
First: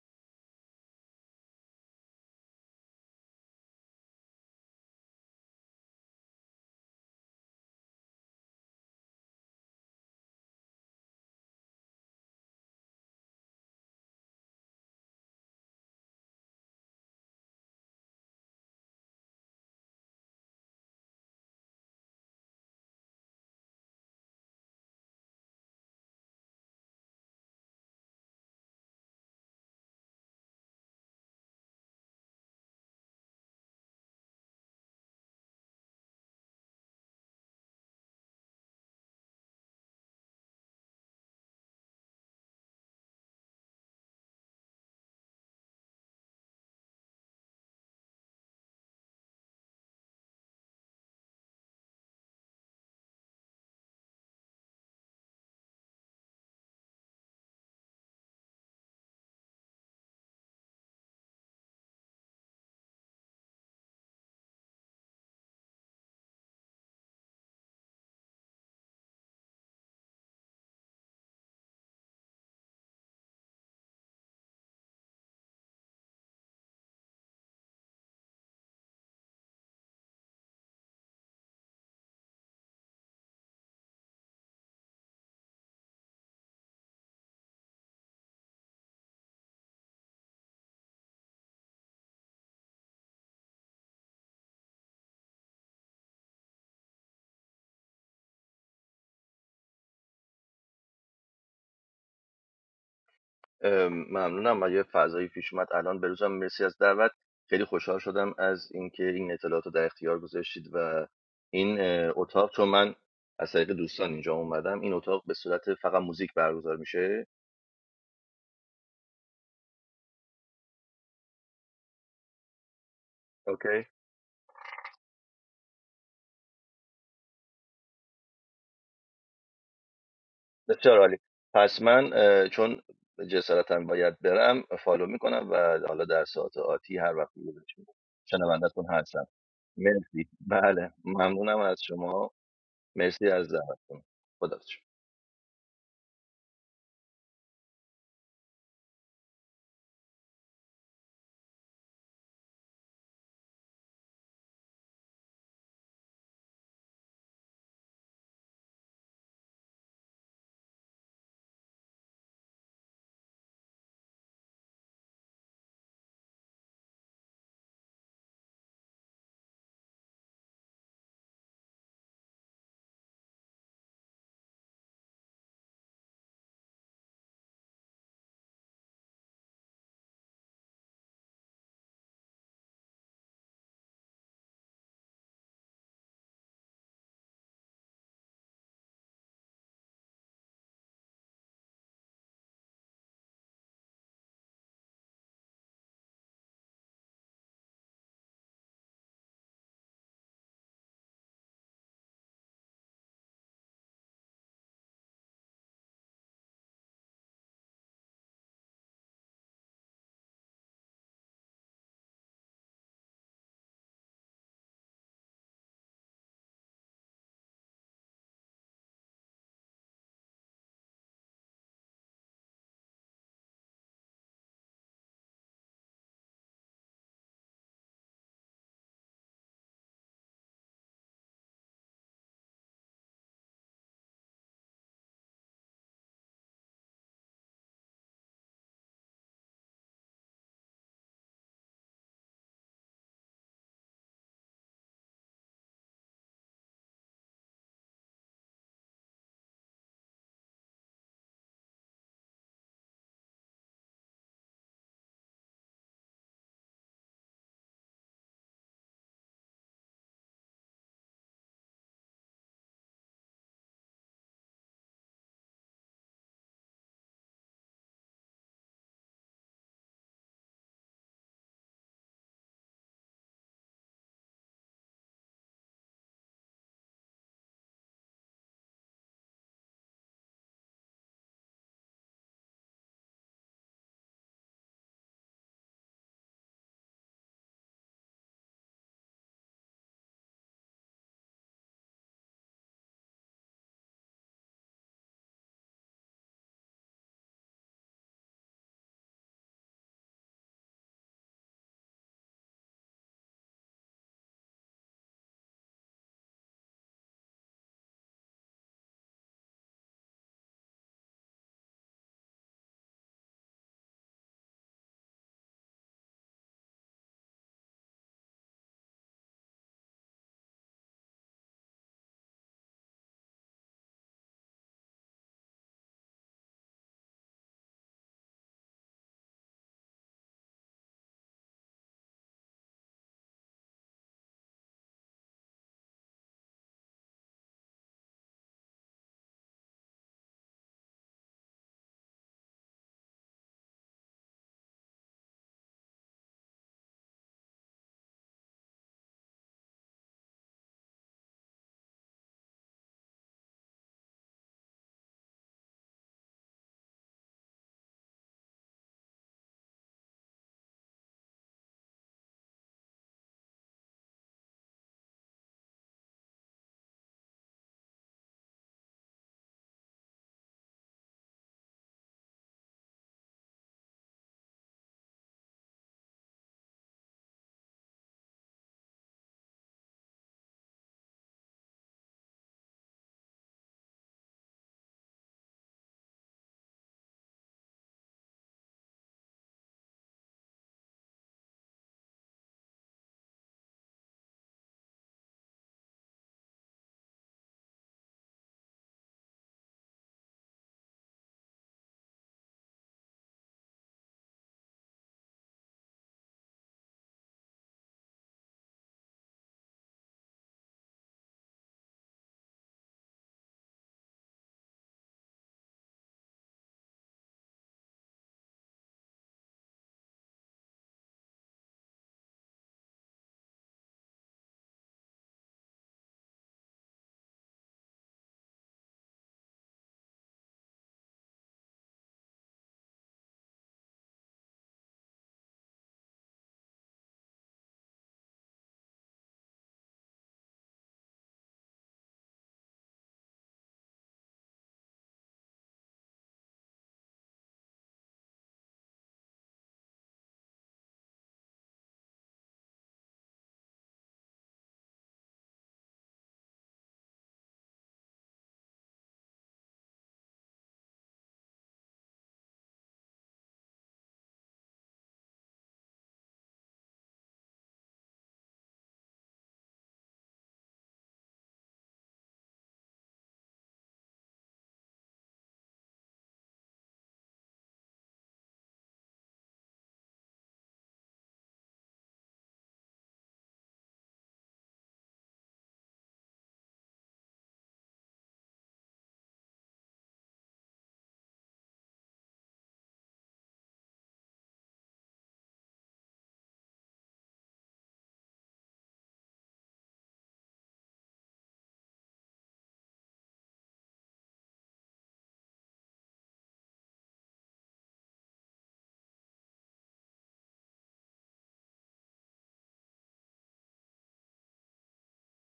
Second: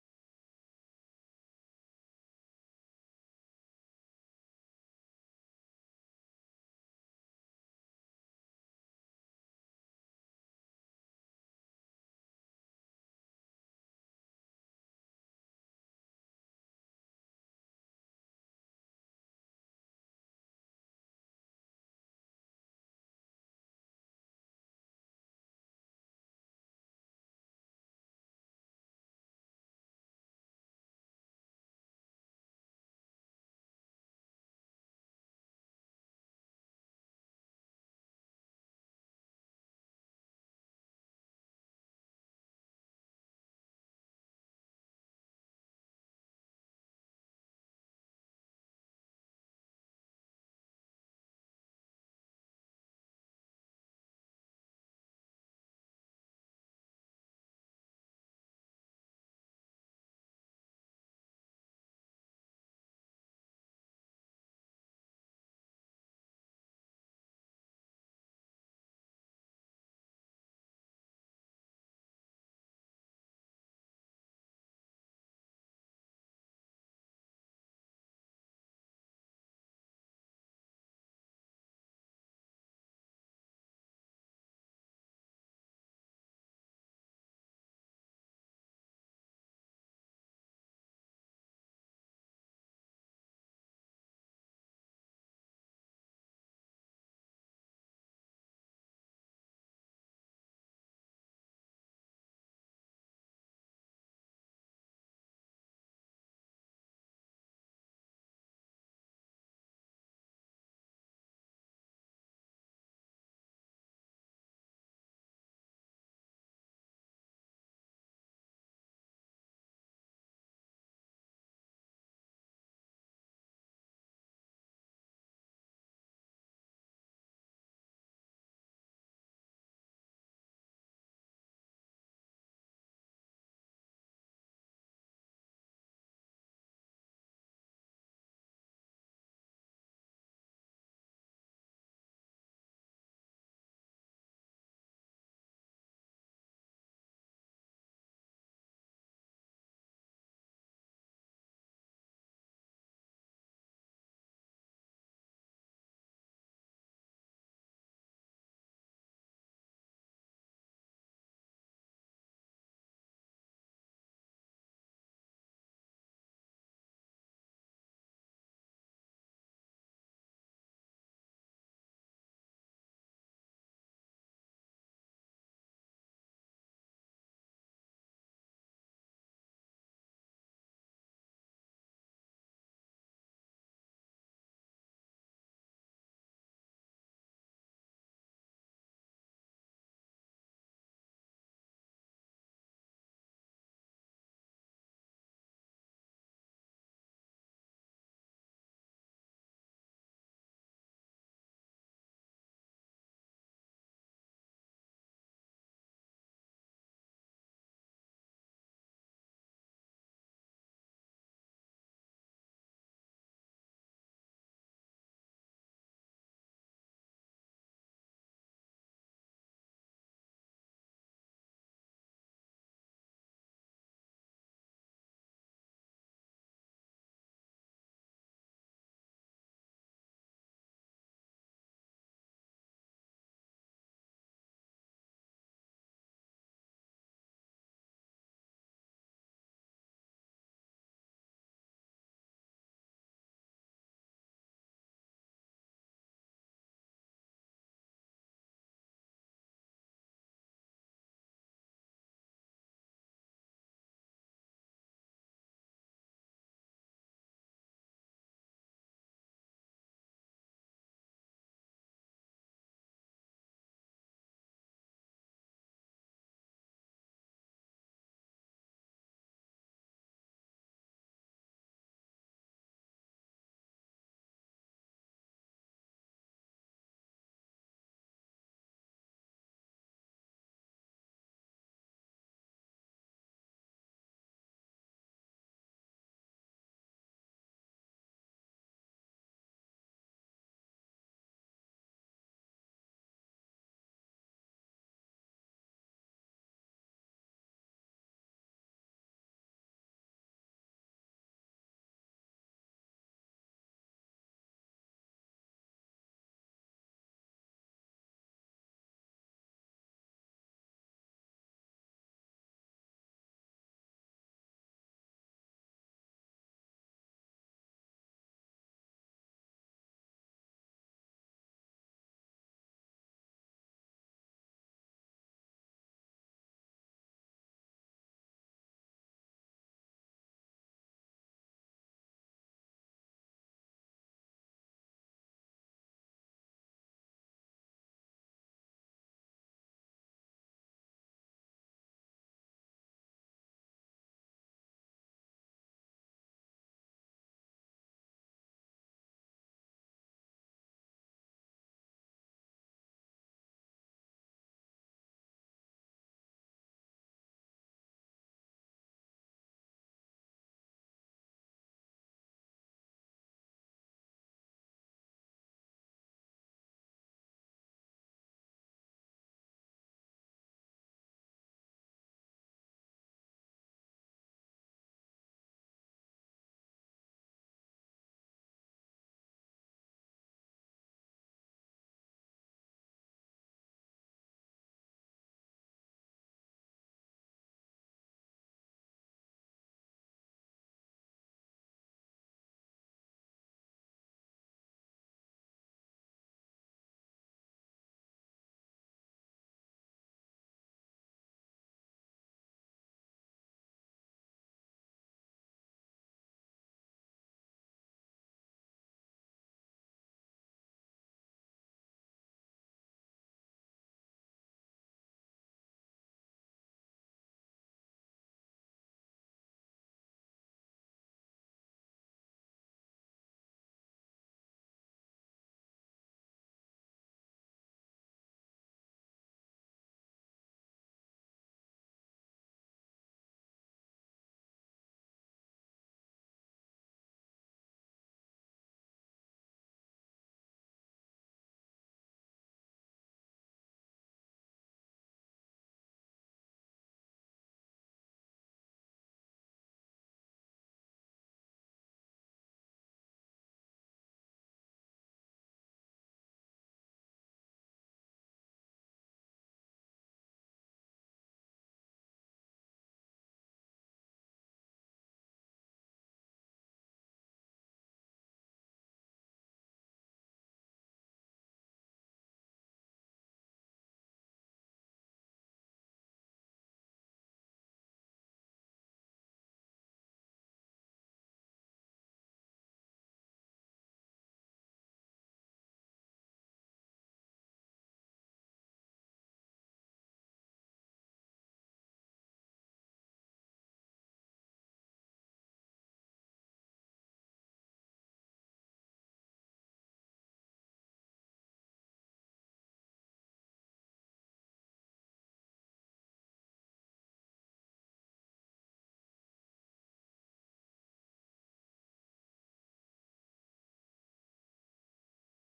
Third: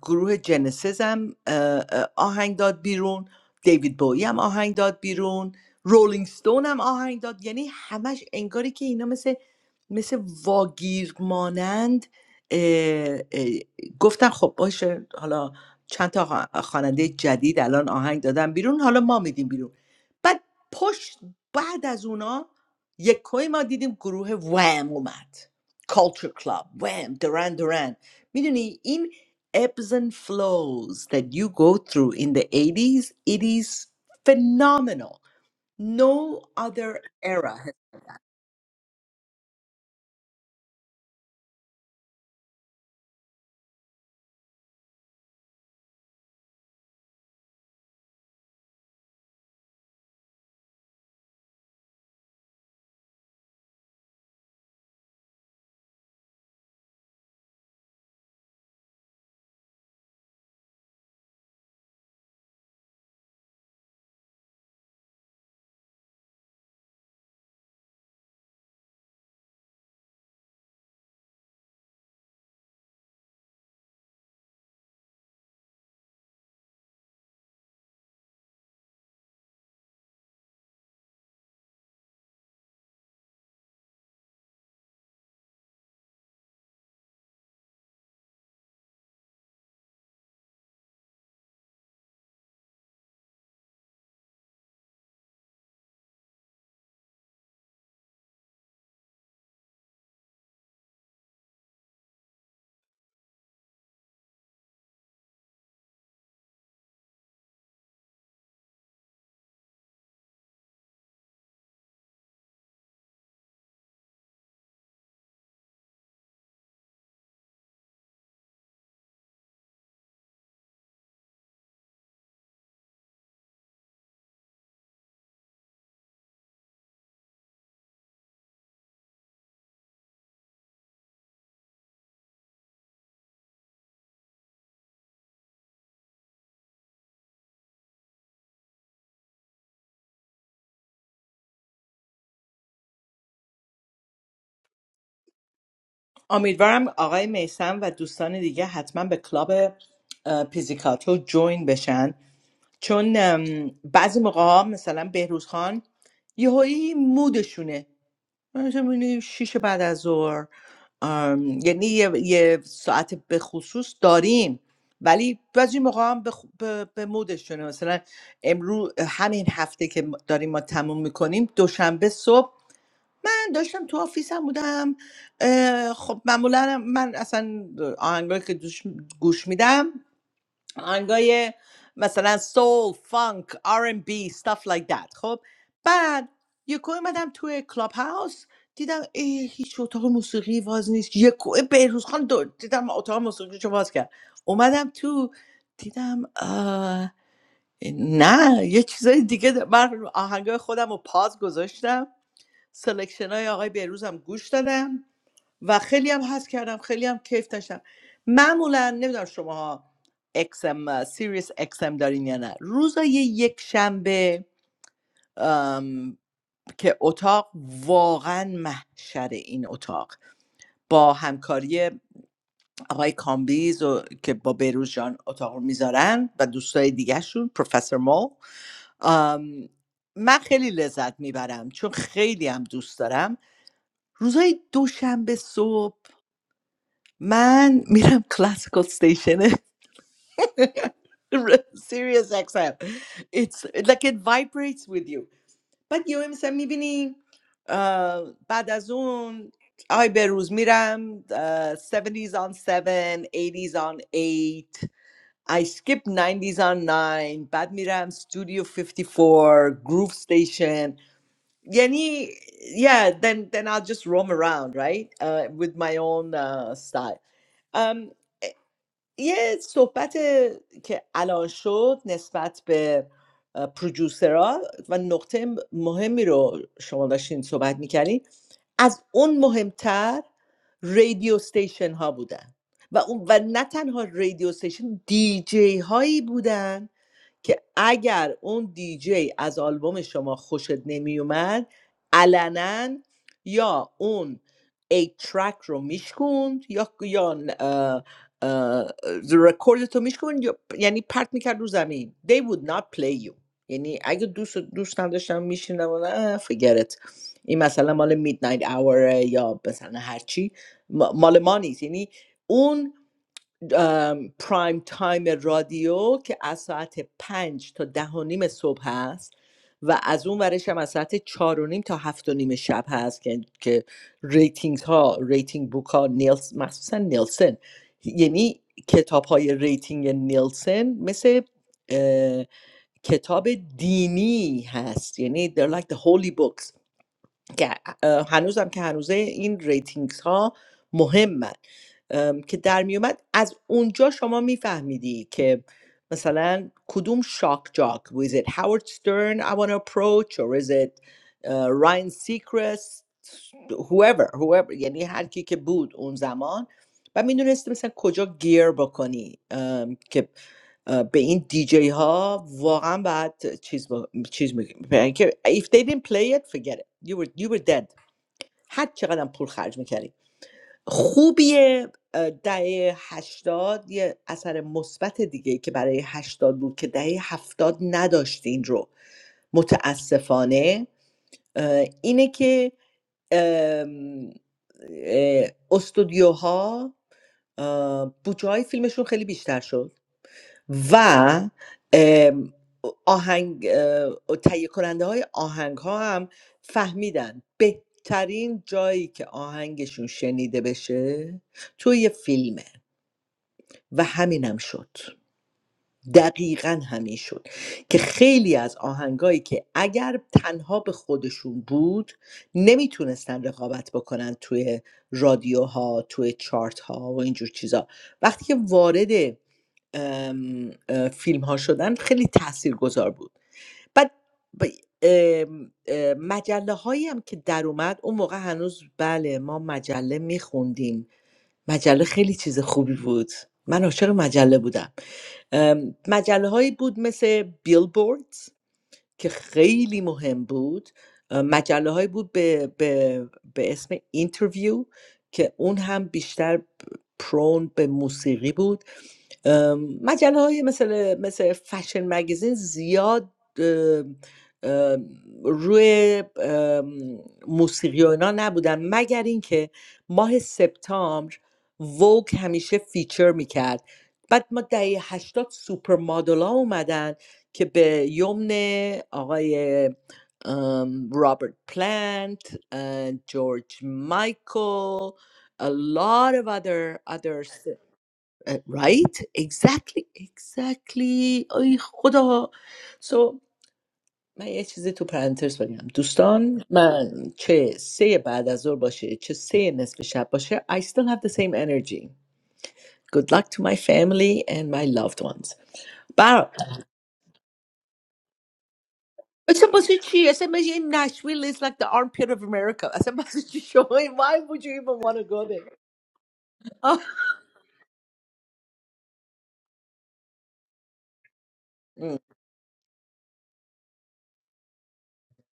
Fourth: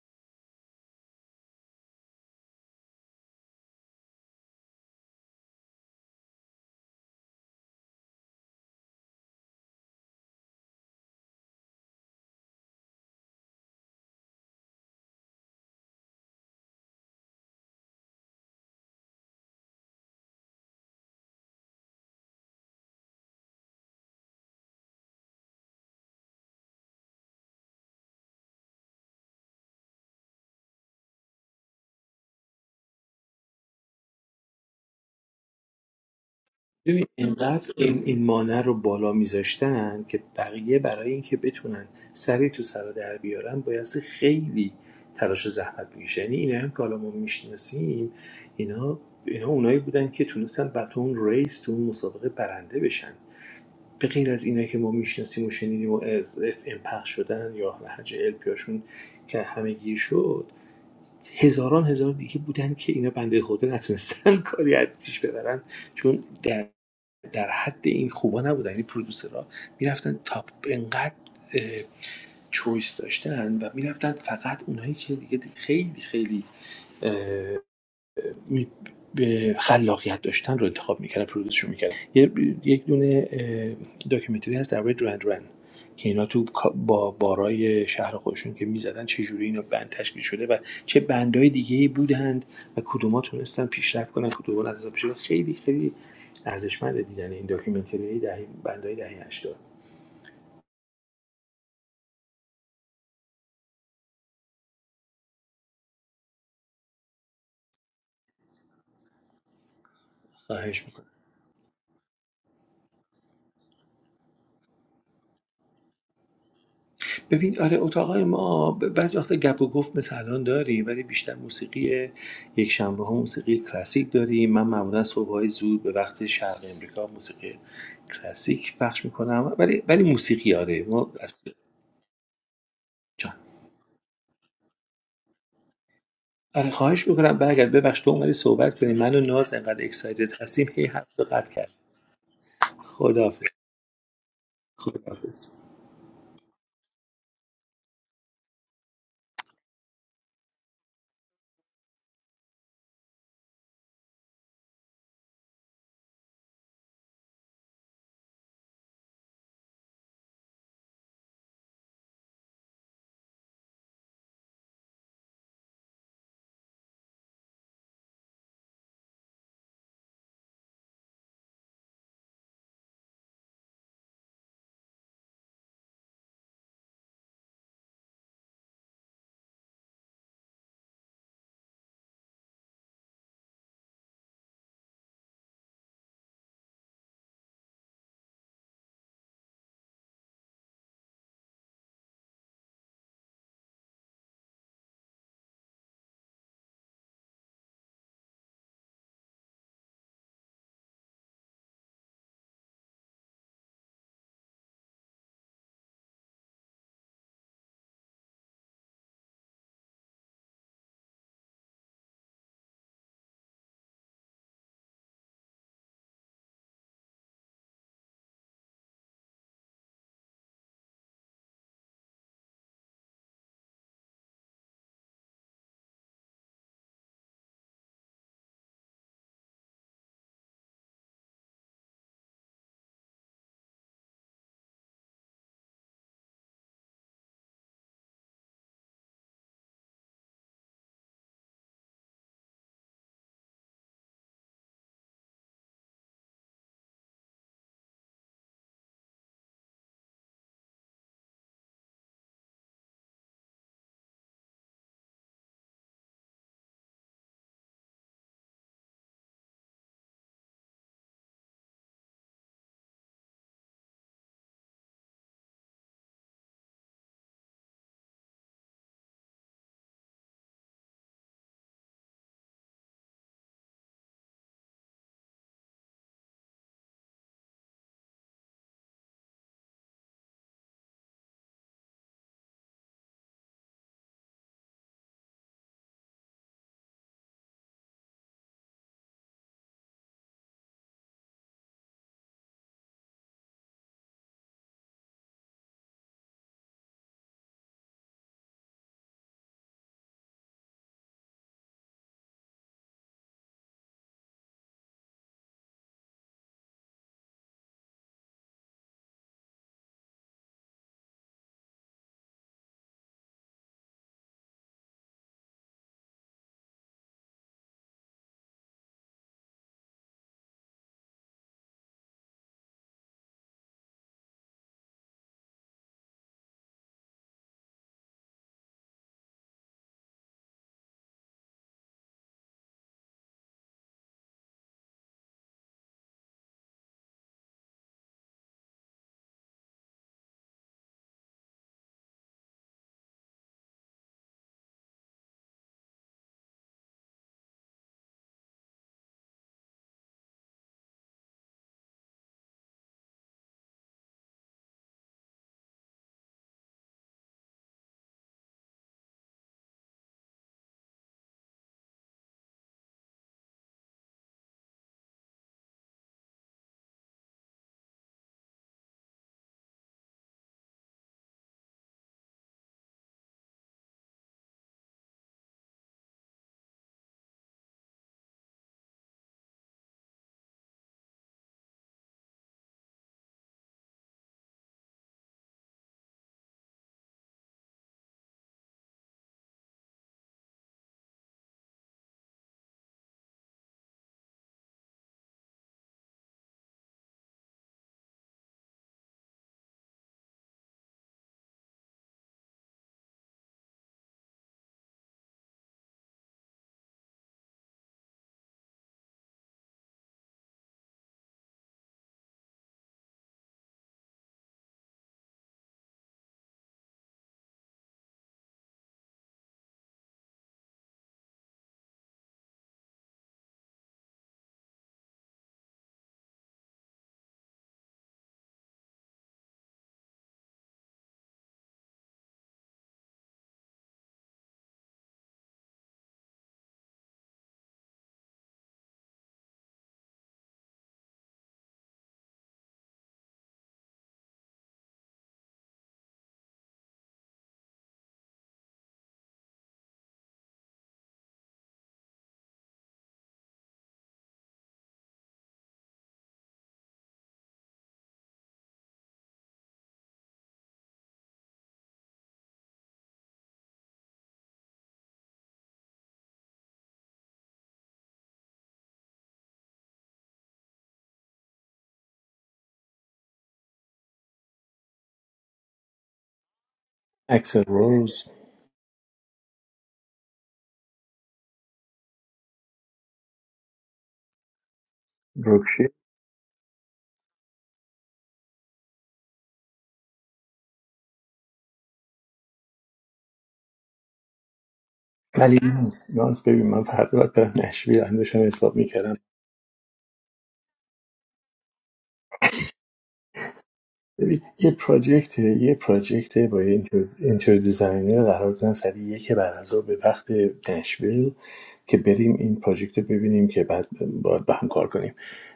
Speaker 3: گروه جنسیس هم اه، اه، آهنگ داد بیرون دیوید بویی هم آهنگ داد بیرون رولینگ ستون هم آهنگ داد یعنی همش انگاری که اینا مثل مثل واگیر مانند اه، اه، گفتن خب باشه حالا چند تا خوا- خواننده جدید الان آهنگ دادن بیرون حالا ما میدیم بیرون بعد پشت بعد از اونا یک کوی ما دیدیم گروه وام اومد کالچر کلاب وام درن درن میدونی این ebbs and flows that you go through in the 80s it is phenomenal no other
Speaker 1: ببین
Speaker 3: era
Speaker 1: اینقدر این, این مانع رو بالا میذاشتن که بقیه برای اینکه بتونن سری تو سر در بیارن بایستی خیلی تلاش و زحمت میشه یعنی اینا هم که حالا ما میشناسیم اینا اینا اونایی بودن که تونستن بعد تو اون ریس تو اون مسابقه برنده بشن به غیر از اینا که ما میشناسیم و شنیدیم و از اف ام پخش شدن یا هج ال پیاشون که همگی شد هزاران هزار دیگه بودن که اینا بنده خدا نتونستن کاری از پیش ببرن چون در, در حد این خوبا نبودن یعنی پرودوسرها میرفتن تا انقدر اه، چویس داشتن و میرفتن فقط اونایی که دیگه خیلی خیلی می- به خلاقیت داشتن رو انتخاب میکردن پرودوسشون میکردن یک دونه اه، داکیومنتری هست درباره درند رن که اینا تو با بارای شهر خودشون که میزدن چه جوری اینا بند تشکیل شده و چه بندهای دیگه بودند و کدوما تونستن پیشرفت کنن کدوما از پیشرفت خیلی خیلی ارزشمند دیدن این داکیومنتری دهی بندهای دهه 80
Speaker 4: ممنونم من یه فضایی پیش اومد الان بروزم مرسی از دعوت خیلی خوشحال شدم از اینکه این اطلاعات رو در اختیار گذاشتید
Speaker 1: خواهش می‌کنم.
Speaker 4: و این اتاق چون من از طریق دوستان اینجا اومدم این اتاق به صورت فقط موزیک برگزار میشه
Speaker 1: ببین آره اتاقای ما ب- بعضی وقتا گپ و گفت مثل الان داریم ولی بیشتر موسیقی یک شنبه ها موسیقی
Speaker 4: اوکی
Speaker 1: کلاسیک داریم من معمولا صبح های زود به وقت شرق امریکا موسیقی کلاسیک پخش میکنم ولی ولی موسیقی آره
Speaker 4: بسیار
Speaker 1: ما
Speaker 4: عالی
Speaker 1: از
Speaker 4: پس من چون
Speaker 1: جان
Speaker 4: جسارتا باید برم فالو میکنم و حالا در ساعت
Speaker 1: آره
Speaker 4: آتی
Speaker 1: خواهش
Speaker 4: هر وقت
Speaker 1: میکنم برگرد
Speaker 4: گذاشت
Speaker 1: ببخش تو اومدی صحبت
Speaker 4: شنوندتون
Speaker 1: کنیم من و
Speaker 4: هستم
Speaker 1: ناز انقدر
Speaker 4: مرسی
Speaker 1: اکسایتد هستیم هی
Speaker 4: بله
Speaker 1: حرف رو قطع
Speaker 4: ممنونم
Speaker 1: کرد
Speaker 4: از شما مرسی از
Speaker 1: خداحافظ
Speaker 4: دعوتتون خدا
Speaker 1: خداحافظ
Speaker 3: امیدوارم آقای میسم و دوستان دیگه حتما به کلاب اه، پیزیکاتو جوین بشن چون ام، بعضی موقع ها مثلا بهروز خان یهویی مودشونه مثلا می‌بینی 6 بعد از ظهر آم، یعنی یه, یه ساعت به خصوص داریم ولی بعضی موقع هم به, خ- به, به مودشونه مثلا امروز همین هفته که ما- داریم ما تموم میکنیم دوشنبه صبح من داشتم تو آفیسم بودم اه، خب معمولا من اصلا آهنگایی که دوش- گوش میدم آهنگای مثلا سول فانک آر ام بی stuff like that خب بعد یکو اومدم توی کلاب هاوس دیدم ای هیچ اتاق موسیقی باز نیست یکو بهروز خان دو دیدم اتاق موسیقی رو باز کرد اومدم تو دیدم آه، نه یه چیزای دیگه ده- من آهنگای خودم رو پاز گذاشتم سلکشن های آقای بهروز هم گوش دادم و خیلی هم حس کردم خیلی هم کیف داشتم معمولا نمیدونم شما XM سیریس XM دارین یا نه روزای یک شنبه ام، که اتاق واقعا محشر این اتاق با همکاری آقای کامبیز و که با بهروز جان اتاق رو میذارن و دوستای دیگهشون پروفسور مو ام، من خیلی لذت میبرم چون خیلی هم دوست دارم روزای دوشنبه صبح من میرم کلاسیکال ستیشن سیریس اکس ام. It's like it vibrates with you بعد یه مثلا میبینی بعد از اون آی به روز میرم اه، 70s on 7 80s on 8 I skip 90 on 9 بعد میرم Studio 54 Groove Station Yani, yeah, then then I'll just roam around, right? Uh, with my own uh, style. Um, یه صحبت که الان شد نسبت به اه، پرودیوسرها و نقطه م- مهمی رو شما داشتین صحبت میکردین از اون مهمتر رادیو ستیشن ها بودن و اون و نه تنها رادیو ستیشن دی جی هایی بودن که اگر اون دیجی از آلبوم شما خوشت نمیومد علنا یا اون ایت ترک رو میشکوند یا یا اه، اه، رکوردت رو میشکوند یا- یعنی پرت میکرد رو زمین they would not play you یعنی اگه دوست دوست نداشتم میشینم نه فگرت این مثلا مال میدنایت اوره یا مثلا هرچی مال ما نیست یعنی اون ام، پرایم تایم رادیو که از ساعت پنج تا ده و نیم صبح هست و از اون ورش هم از ساعت چهار و نیم تا هفت و نیم شب هست که, که ریتینگ ها ریتینگ بوک ها نیلس مخصوصا نیلسن یعنی کتاب های ریتینگ نیلسن مثل کتاب دینی هست یعنی they're like the holy books که اه، هنوزم که هنوزه این ریتینگز ها مهمن ام، که در میومد از اونجا شما میفهمیدی که مثلا کدوم شاک جاک was it Howard Stern I want to approach or is it uh, Ryan Seacrest whoever whoever یعنی هر کی که بود اون زمان و میدونستی مثلا کجا گیر بکنی ام، که به این دیجی ها واقعا بعد چیز با... چیز میگیم که if they didn't play it forget it you were, you were dead هر چقدر پول خرج میکردی خوبیه اه، دهه هشتاد یه اثر مثبت دیگه که برای هشتاد بود که دهه هفتاد نداشت این رو متاسفانه اه، اینه که ام، اه، استودیوها اه، بودجه های فیلمشون خیلی بیشتر شد و ام، آهنگ اه، تهیه کننده های آهنگ ها هم فهمیدن بهترین جایی که آهنگشون شنیده بشه توی یه فیلمه و همینم شد دقیقا همین شد که خیلی از آهنگایی که اگر تنها به خودشون بود نمیتونستن رقابت بکنن توی رادیوها توی چارت ها و اینجور چیزا وقتی که وارد ام، اه، فیلم ها شدن خیلی تاثیرگذار بود بعد ب... ام، اه، مجله هایی هم که در اومد اون موقع هنوز بله ما مجله میخوندیم مجله خیلی چیز خوبی بود من عاشق مجله بودم ام، مجله هایی بود مثل بیلبورد که خیلی مهم بود ام، مجله هایی بود به, به, به اسم اینترویو که اون هم بیشتر پرون به موسیقی بود مجله های مثل مثل فشن مگزین زیاد ام، ام، روی ام، موسیقی و اینا نبودن مگر اینکه ماه سپتامبر ووگ همیشه فیچر میکرد بعد ما دهه هشتاد سوپر مادل ها اومدن که به یمن آقای ام، رابرت پلانت اه، جورج مایکل a lot of other
Speaker 1: اکسل
Speaker 3: others
Speaker 1: روز
Speaker 3: Uh, Right, exactly, exactly. Oh, God. So my kids, they two parents, they are. Do you
Speaker 1: بروکشیر
Speaker 3: understand? Man, what? Say a bad, I don't want to say. What? I still have the same energy. Good luck to my family and my loved ones.
Speaker 1: ولی نیست ناز
Speaker 3: Bar.
Speaker 1: ببین من فردا باید برم نشویل هم داشتم حساب میکردم
Speaker 3: I said, "What's that?" I said, "Man, in Nashville, it's like the armpit of America." I said, "What's that?" Why
Speaker 1: ببین،
Speaker 3: would
Speaker 1: یه
Speaker 3: you even want to
Speaker 1: پراجکت
Speaker 3: go there?
Speaker 1: یه پراجکت با یه
Speaker 3: Yeah, to
Speaker 1: اینتر اینتر دیزاینر قرار دادم سری یک بعد از ظهر به وقت نشویل که
Speaker 3: be
Speaker 1: بریم این پراجکت رو ببینیم که بعد باید به هم کار کنیم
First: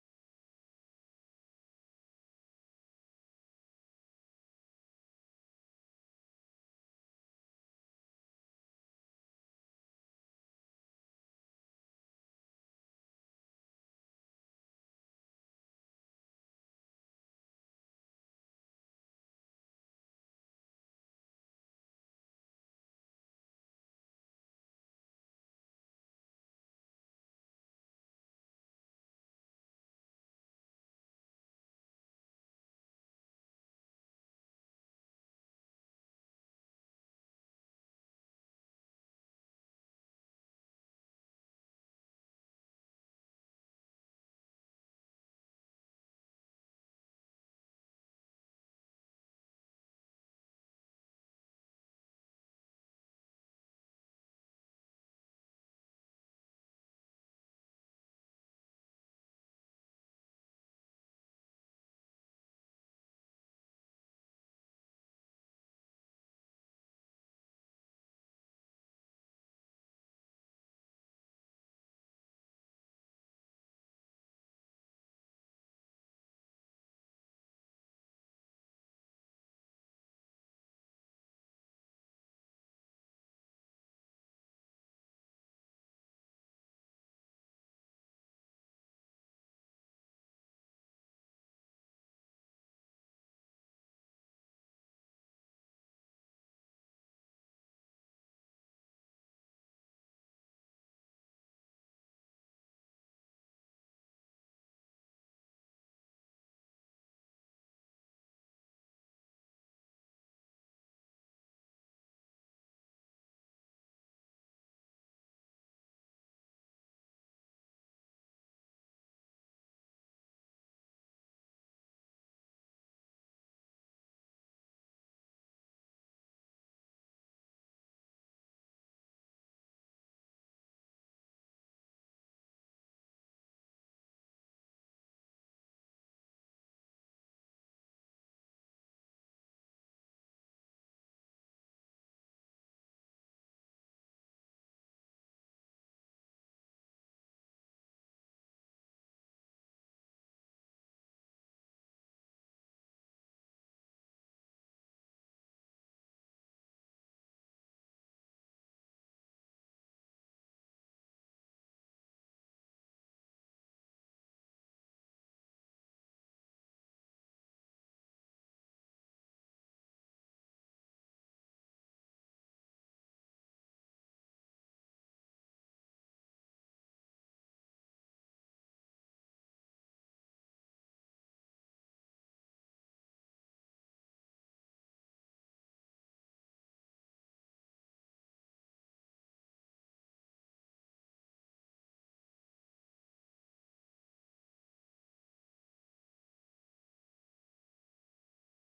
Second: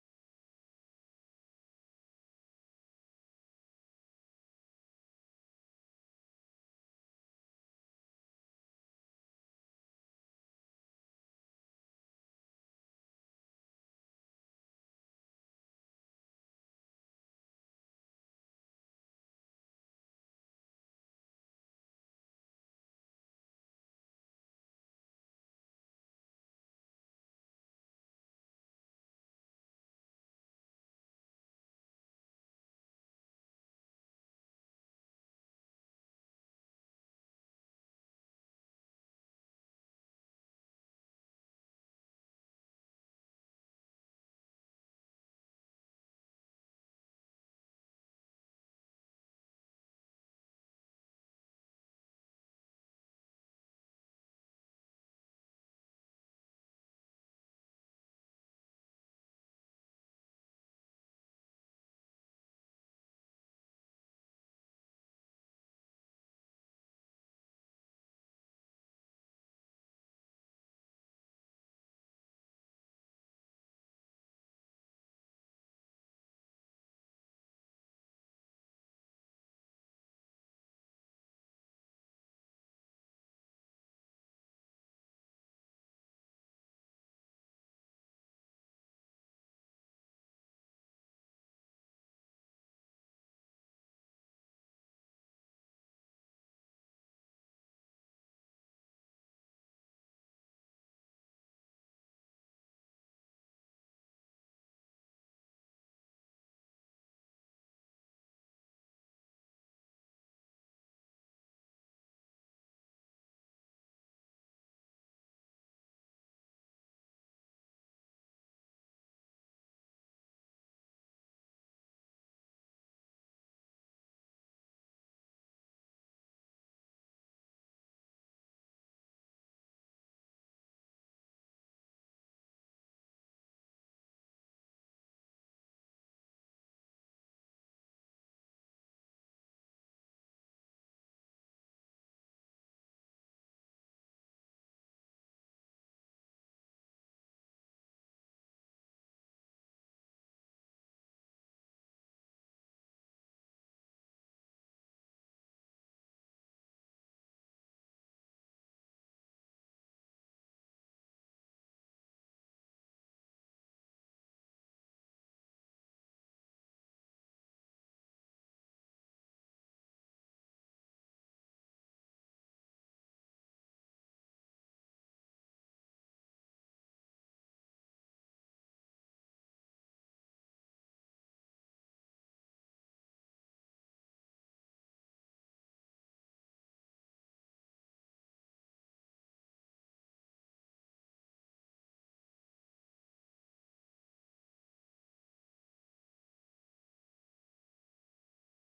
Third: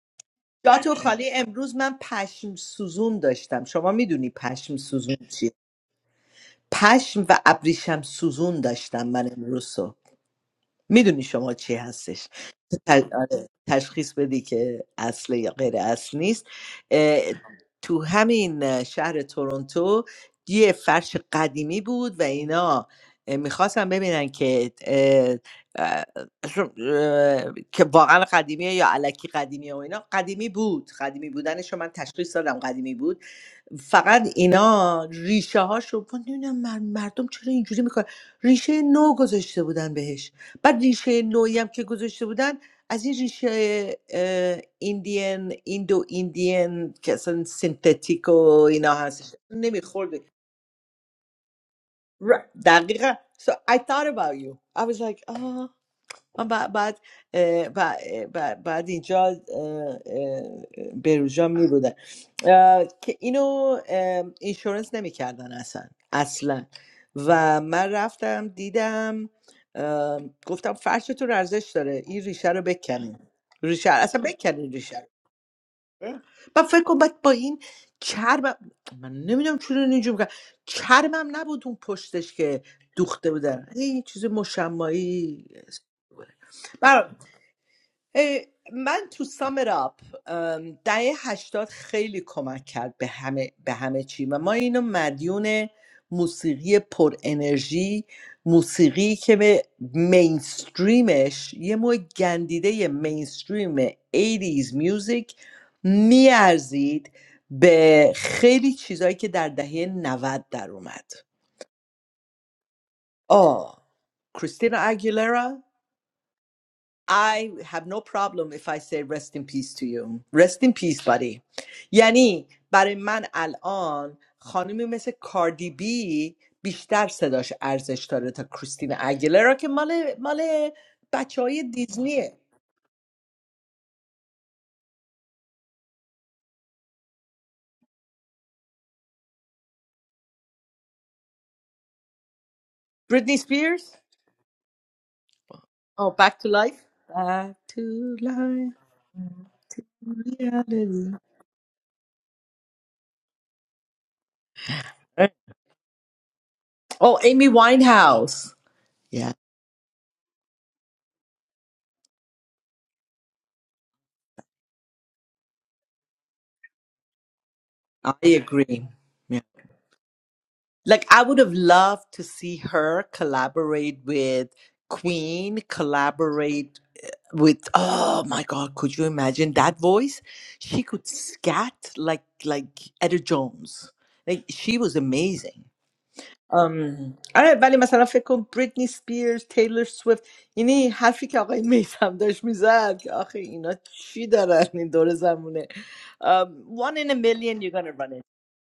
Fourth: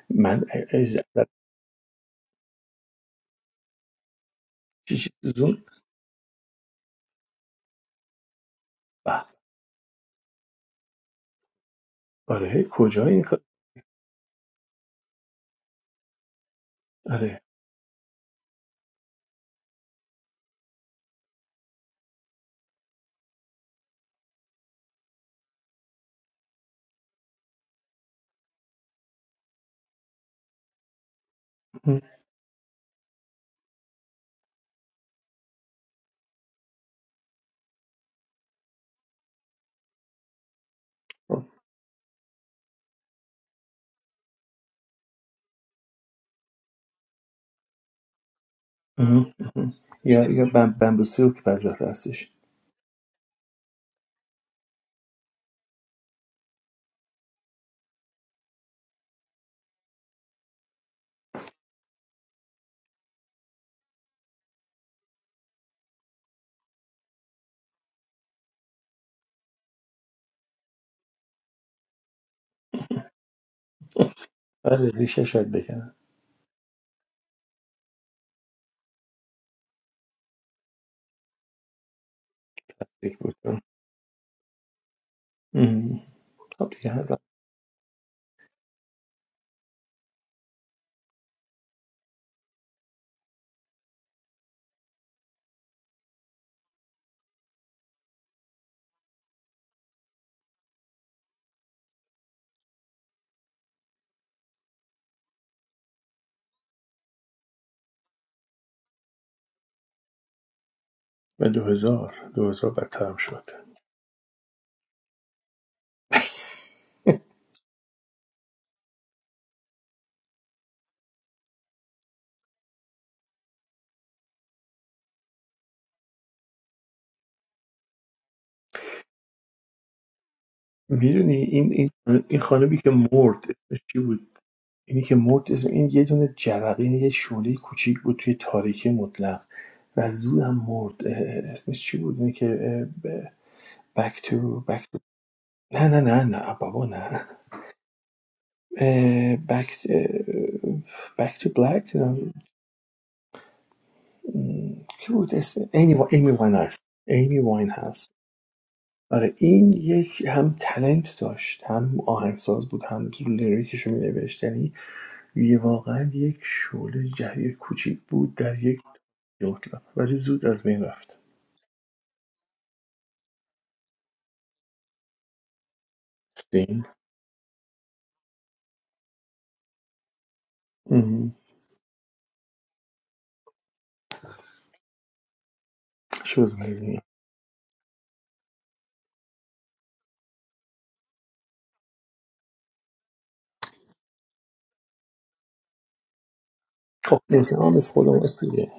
Speaker 1: من از
Speaker 3: honest,
Speaker 1: از-
Speaker 3: today I had a pashm sizzun. Do you know what pashm
Speaker 1: پیش
Speaker 3: sizzun is?
Speaker 1: زوم
Speaker 3: پشم و ابریشم سوزون داشتم
Speaker 1: به،
Speaker 3: من امروز صبح میدونی شما چی هستش
Speaker 1: آره کجا
Speaker 3: ت-
Speaker 1: این کار
Speaker 3: آره، تشخیص بدی که اصل یا غیر اصل نیست اه،
Speaker 1: آره
Speaker 3: تو همین شهر تورنتو یه فرش قدیمی بود و اینا میخواستم ببینن که اه، اه، اه، که واقعا قدیمیه یا علکی قدیمیه و اینا قدیمی بود قدیمی بودنش رو من
Speaker 1: اه،
Speaker 3: تشخیص دادم قدیمی بود فقط اینا ریشه هاش رو نمیدونم مردم چرا اینجوری میکنن ریشه نو گذاشته بودن بهش بعد ریشه نوعی هم که گذاشته بودن از این ریشه اه، ایندین ایندو ایندین که اصلا سینتتیک و اینا هستش
Speaker 1: اه، اه.
Speaker 3: نمیخورد
Speaker 1: یا یا بم- بمبوسیل که بعضی وقت هستش
Speaker 3: دقیقا so I thought about you I was like من بعد بعد اه، بع- بعد, بعد اینجا اه، اه، بروژا می بودن اه، که اینو اه، اینشورنس نمیکردن اصلا اصلا و من رفتم دیدم اه، گفتم فرشتون ارزش داره این ریشه رو بکنین ریشه رو- اصلا بکنین
Speaker 1: آره
Speaker 3: ریشه رو
Speaker 1: ریشه شاید بکنن
Speaker 3: من فکر کنم بعد با این چرم من نمیدونم چون اینجوری میکنم چرمم نبود اون پشتش که
Speaker 1: پلاستیک
Speaker 3: دوخته
Speaker 1: بود
Speaker 3: بودن این چیز مشمایی
Speaker 1: اه. خب دیگه هر وقت.
Speaker 3: اه، من تو سامر اپ دهه هشتاد خیلی کمک کرد به همه, به همه چی و ما اینو مدیون موسیقی پر انرژی موسیقی که به مینستریمش یه نوع گندیده مینستریم 80s میوزیک میارزید به خیلی چیزایی که در دهه 90 در اومد
Speaker 1: و دو هزار دو هزار بدترم شد
Speaker 3: آه کریستینا اگیلرا I have no problem if I say rest in peace to you. Rest in peace, buddy. یعنی برای من الان خانمی مثل کاردی بی بیشتر صداش ارزش داره تا کریستین اگلرا که مال مال
Speaker 1: میدونی
Speaker 3: بچه های
Speaker 1: این این
Speaker 3: دیزنیه
Speaker 1: این خانمی که مرد اسمش چی بود اینی که مرد اسم این یه دونه جرقه یه شعله کوچیک بود توی تاریکی مطلق و زود هم مرد اه، اسمش چی بود اینی که
Speaker 3: بریتنی سپیرز
Speaker 1: بک تو بک تو نه نه
Speaker 3: Oh,
Speaker 1: نه
Speaker 3: back to
Speaker 1: نه
Speaker 3: life
Speaker 1: بابا نه
Speaker 3: back to life to
Speaker 1: بک
Speaker 3: reality.
Speaker 1: بک تو بلک کی بود اسم ایمی وا- ایمی واین هست
Speaker 3: Oh,
Speaker 1: ایمی
Speaker 3: Amy
Speaker 1: واین هست
Speaker 3: Winehouse. Yeah,
Speaker 1: آره این یک هم تلنت داشت هم آهنگساز بود هم لیریکش رو می نوشت. یه واقعا یک شعله جهی کوچیک
Speaker 3: I
Speaker 1: بود در
Speaker 3: agree.
Speaker 1: یک
Speaker 3: Yeah.
Speaker 1: مطلب ولی زود از بین
Speaker 3: Like
Speaker 1: رفت
Speaker 3: I would have loved to see her collaborate with Queen, collaborate
Speaker 1: سین
Speaker 3: with oh my god, could you imagine that voice? She could
Speaker 1: مهم.
Speaker 3: scat like like Etta Jones. Like she was amazing.
Speaker 1: شو از بین
Speaker 3: Um, آره ولی مثلا فکر کن بریتنی سپیرز تیلور سویفت یعنی حرفی که آقای میثم داشت میزد که آخه اینا چی دارن این دور زمونه um, one in a
Speaker 1: خب نیست
Speaker 3: million you're
Speaker 1: آمیز
Speaker 3: gonna run
Speaker 1: خودم استیگه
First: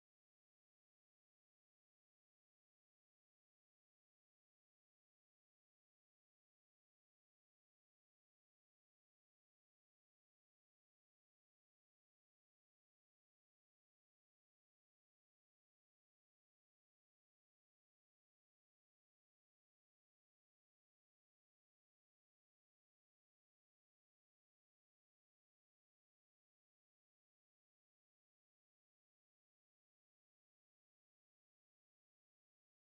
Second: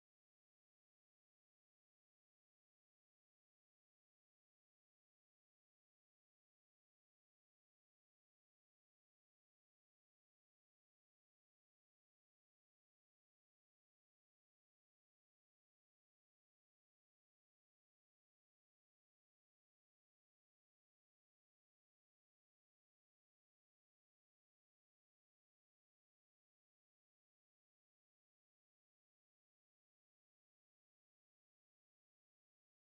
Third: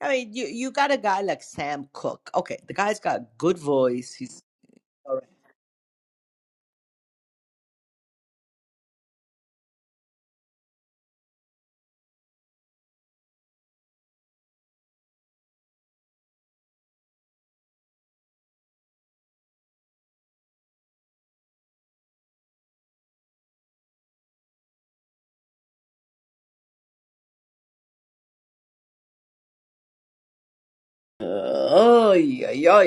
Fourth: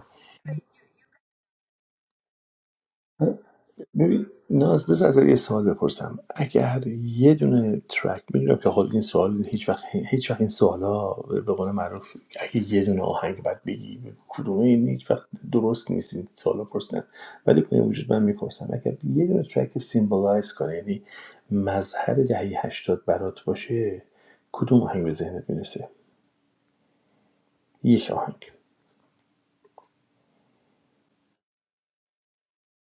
Speaker 3: I mean, you you got a guy like Sam Cook. Okay, the guy's got a good voice.
Speaker 1: ببین
Speaker 3: He's
Speaker 1: ناز بذار
Speaker 3: all
Speaker 1: ازت
Speaker 3: right.
Speaker 1: یه سوال بپرسم اگر یه دونه ترک میدونم که خود این سوال هیچ وقت هیچ وقت این سوالا به قول معروف اگه یه دونه آهنگ بعد بگی به کدومه این هیچ وقت درست نیست این سوالا پرسیدن ولی به وجود من میپرسم اگر یه دونه ترک سیمبولایز کنه یعنی مظهر دهه هشتاد برات باشه کدوم آهنگ به ذهنت میرسه یک آهنگ
Speaker 3: Oh, yeah, yeah.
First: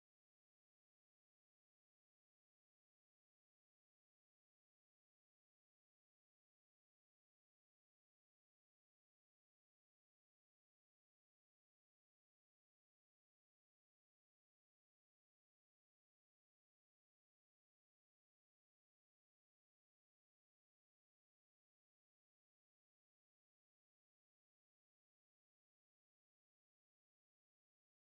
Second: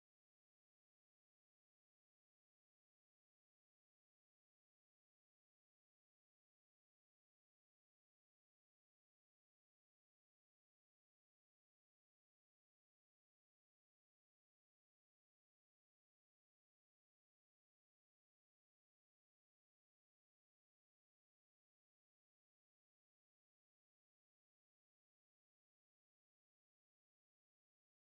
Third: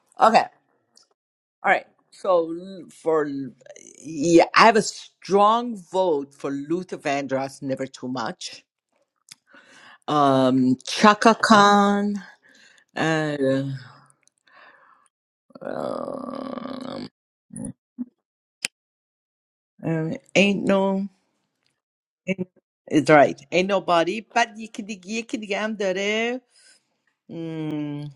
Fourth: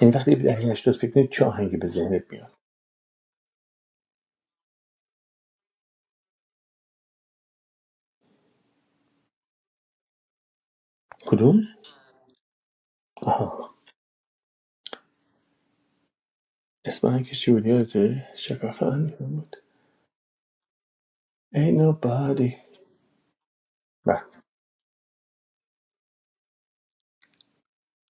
Speaker 1: یعنی وقتی به
Speaker 3: Okay,
Speaker 1: دهه هشتاد فکر کنی چه
Speaker 3: all
Speaker 1: آهنگی
Speaker 3: right.
Speaker 1: به ذهنت
Speaker 3: So
Speaker 1: میاد
Speaker 3: l- for l- yeah, I have a strong vote for Luther Vandross. Never too much. Um, Chaka
Speaker 1: کدوم
Speaker 3: Khan
Speaker 1: آها
Speaker 3: and uh, um,
Speaker 1: اسم جولیا چکاکان بود
Speaker 3: um, ain't no.
Speaker 1: Ain't
Speaker 3: Ain't,
Speaker 1: nobody
Speaker 3: it's right. Ain't nobody.
Speaker 1: و
Speaker 3: But you can, you can, I'm there.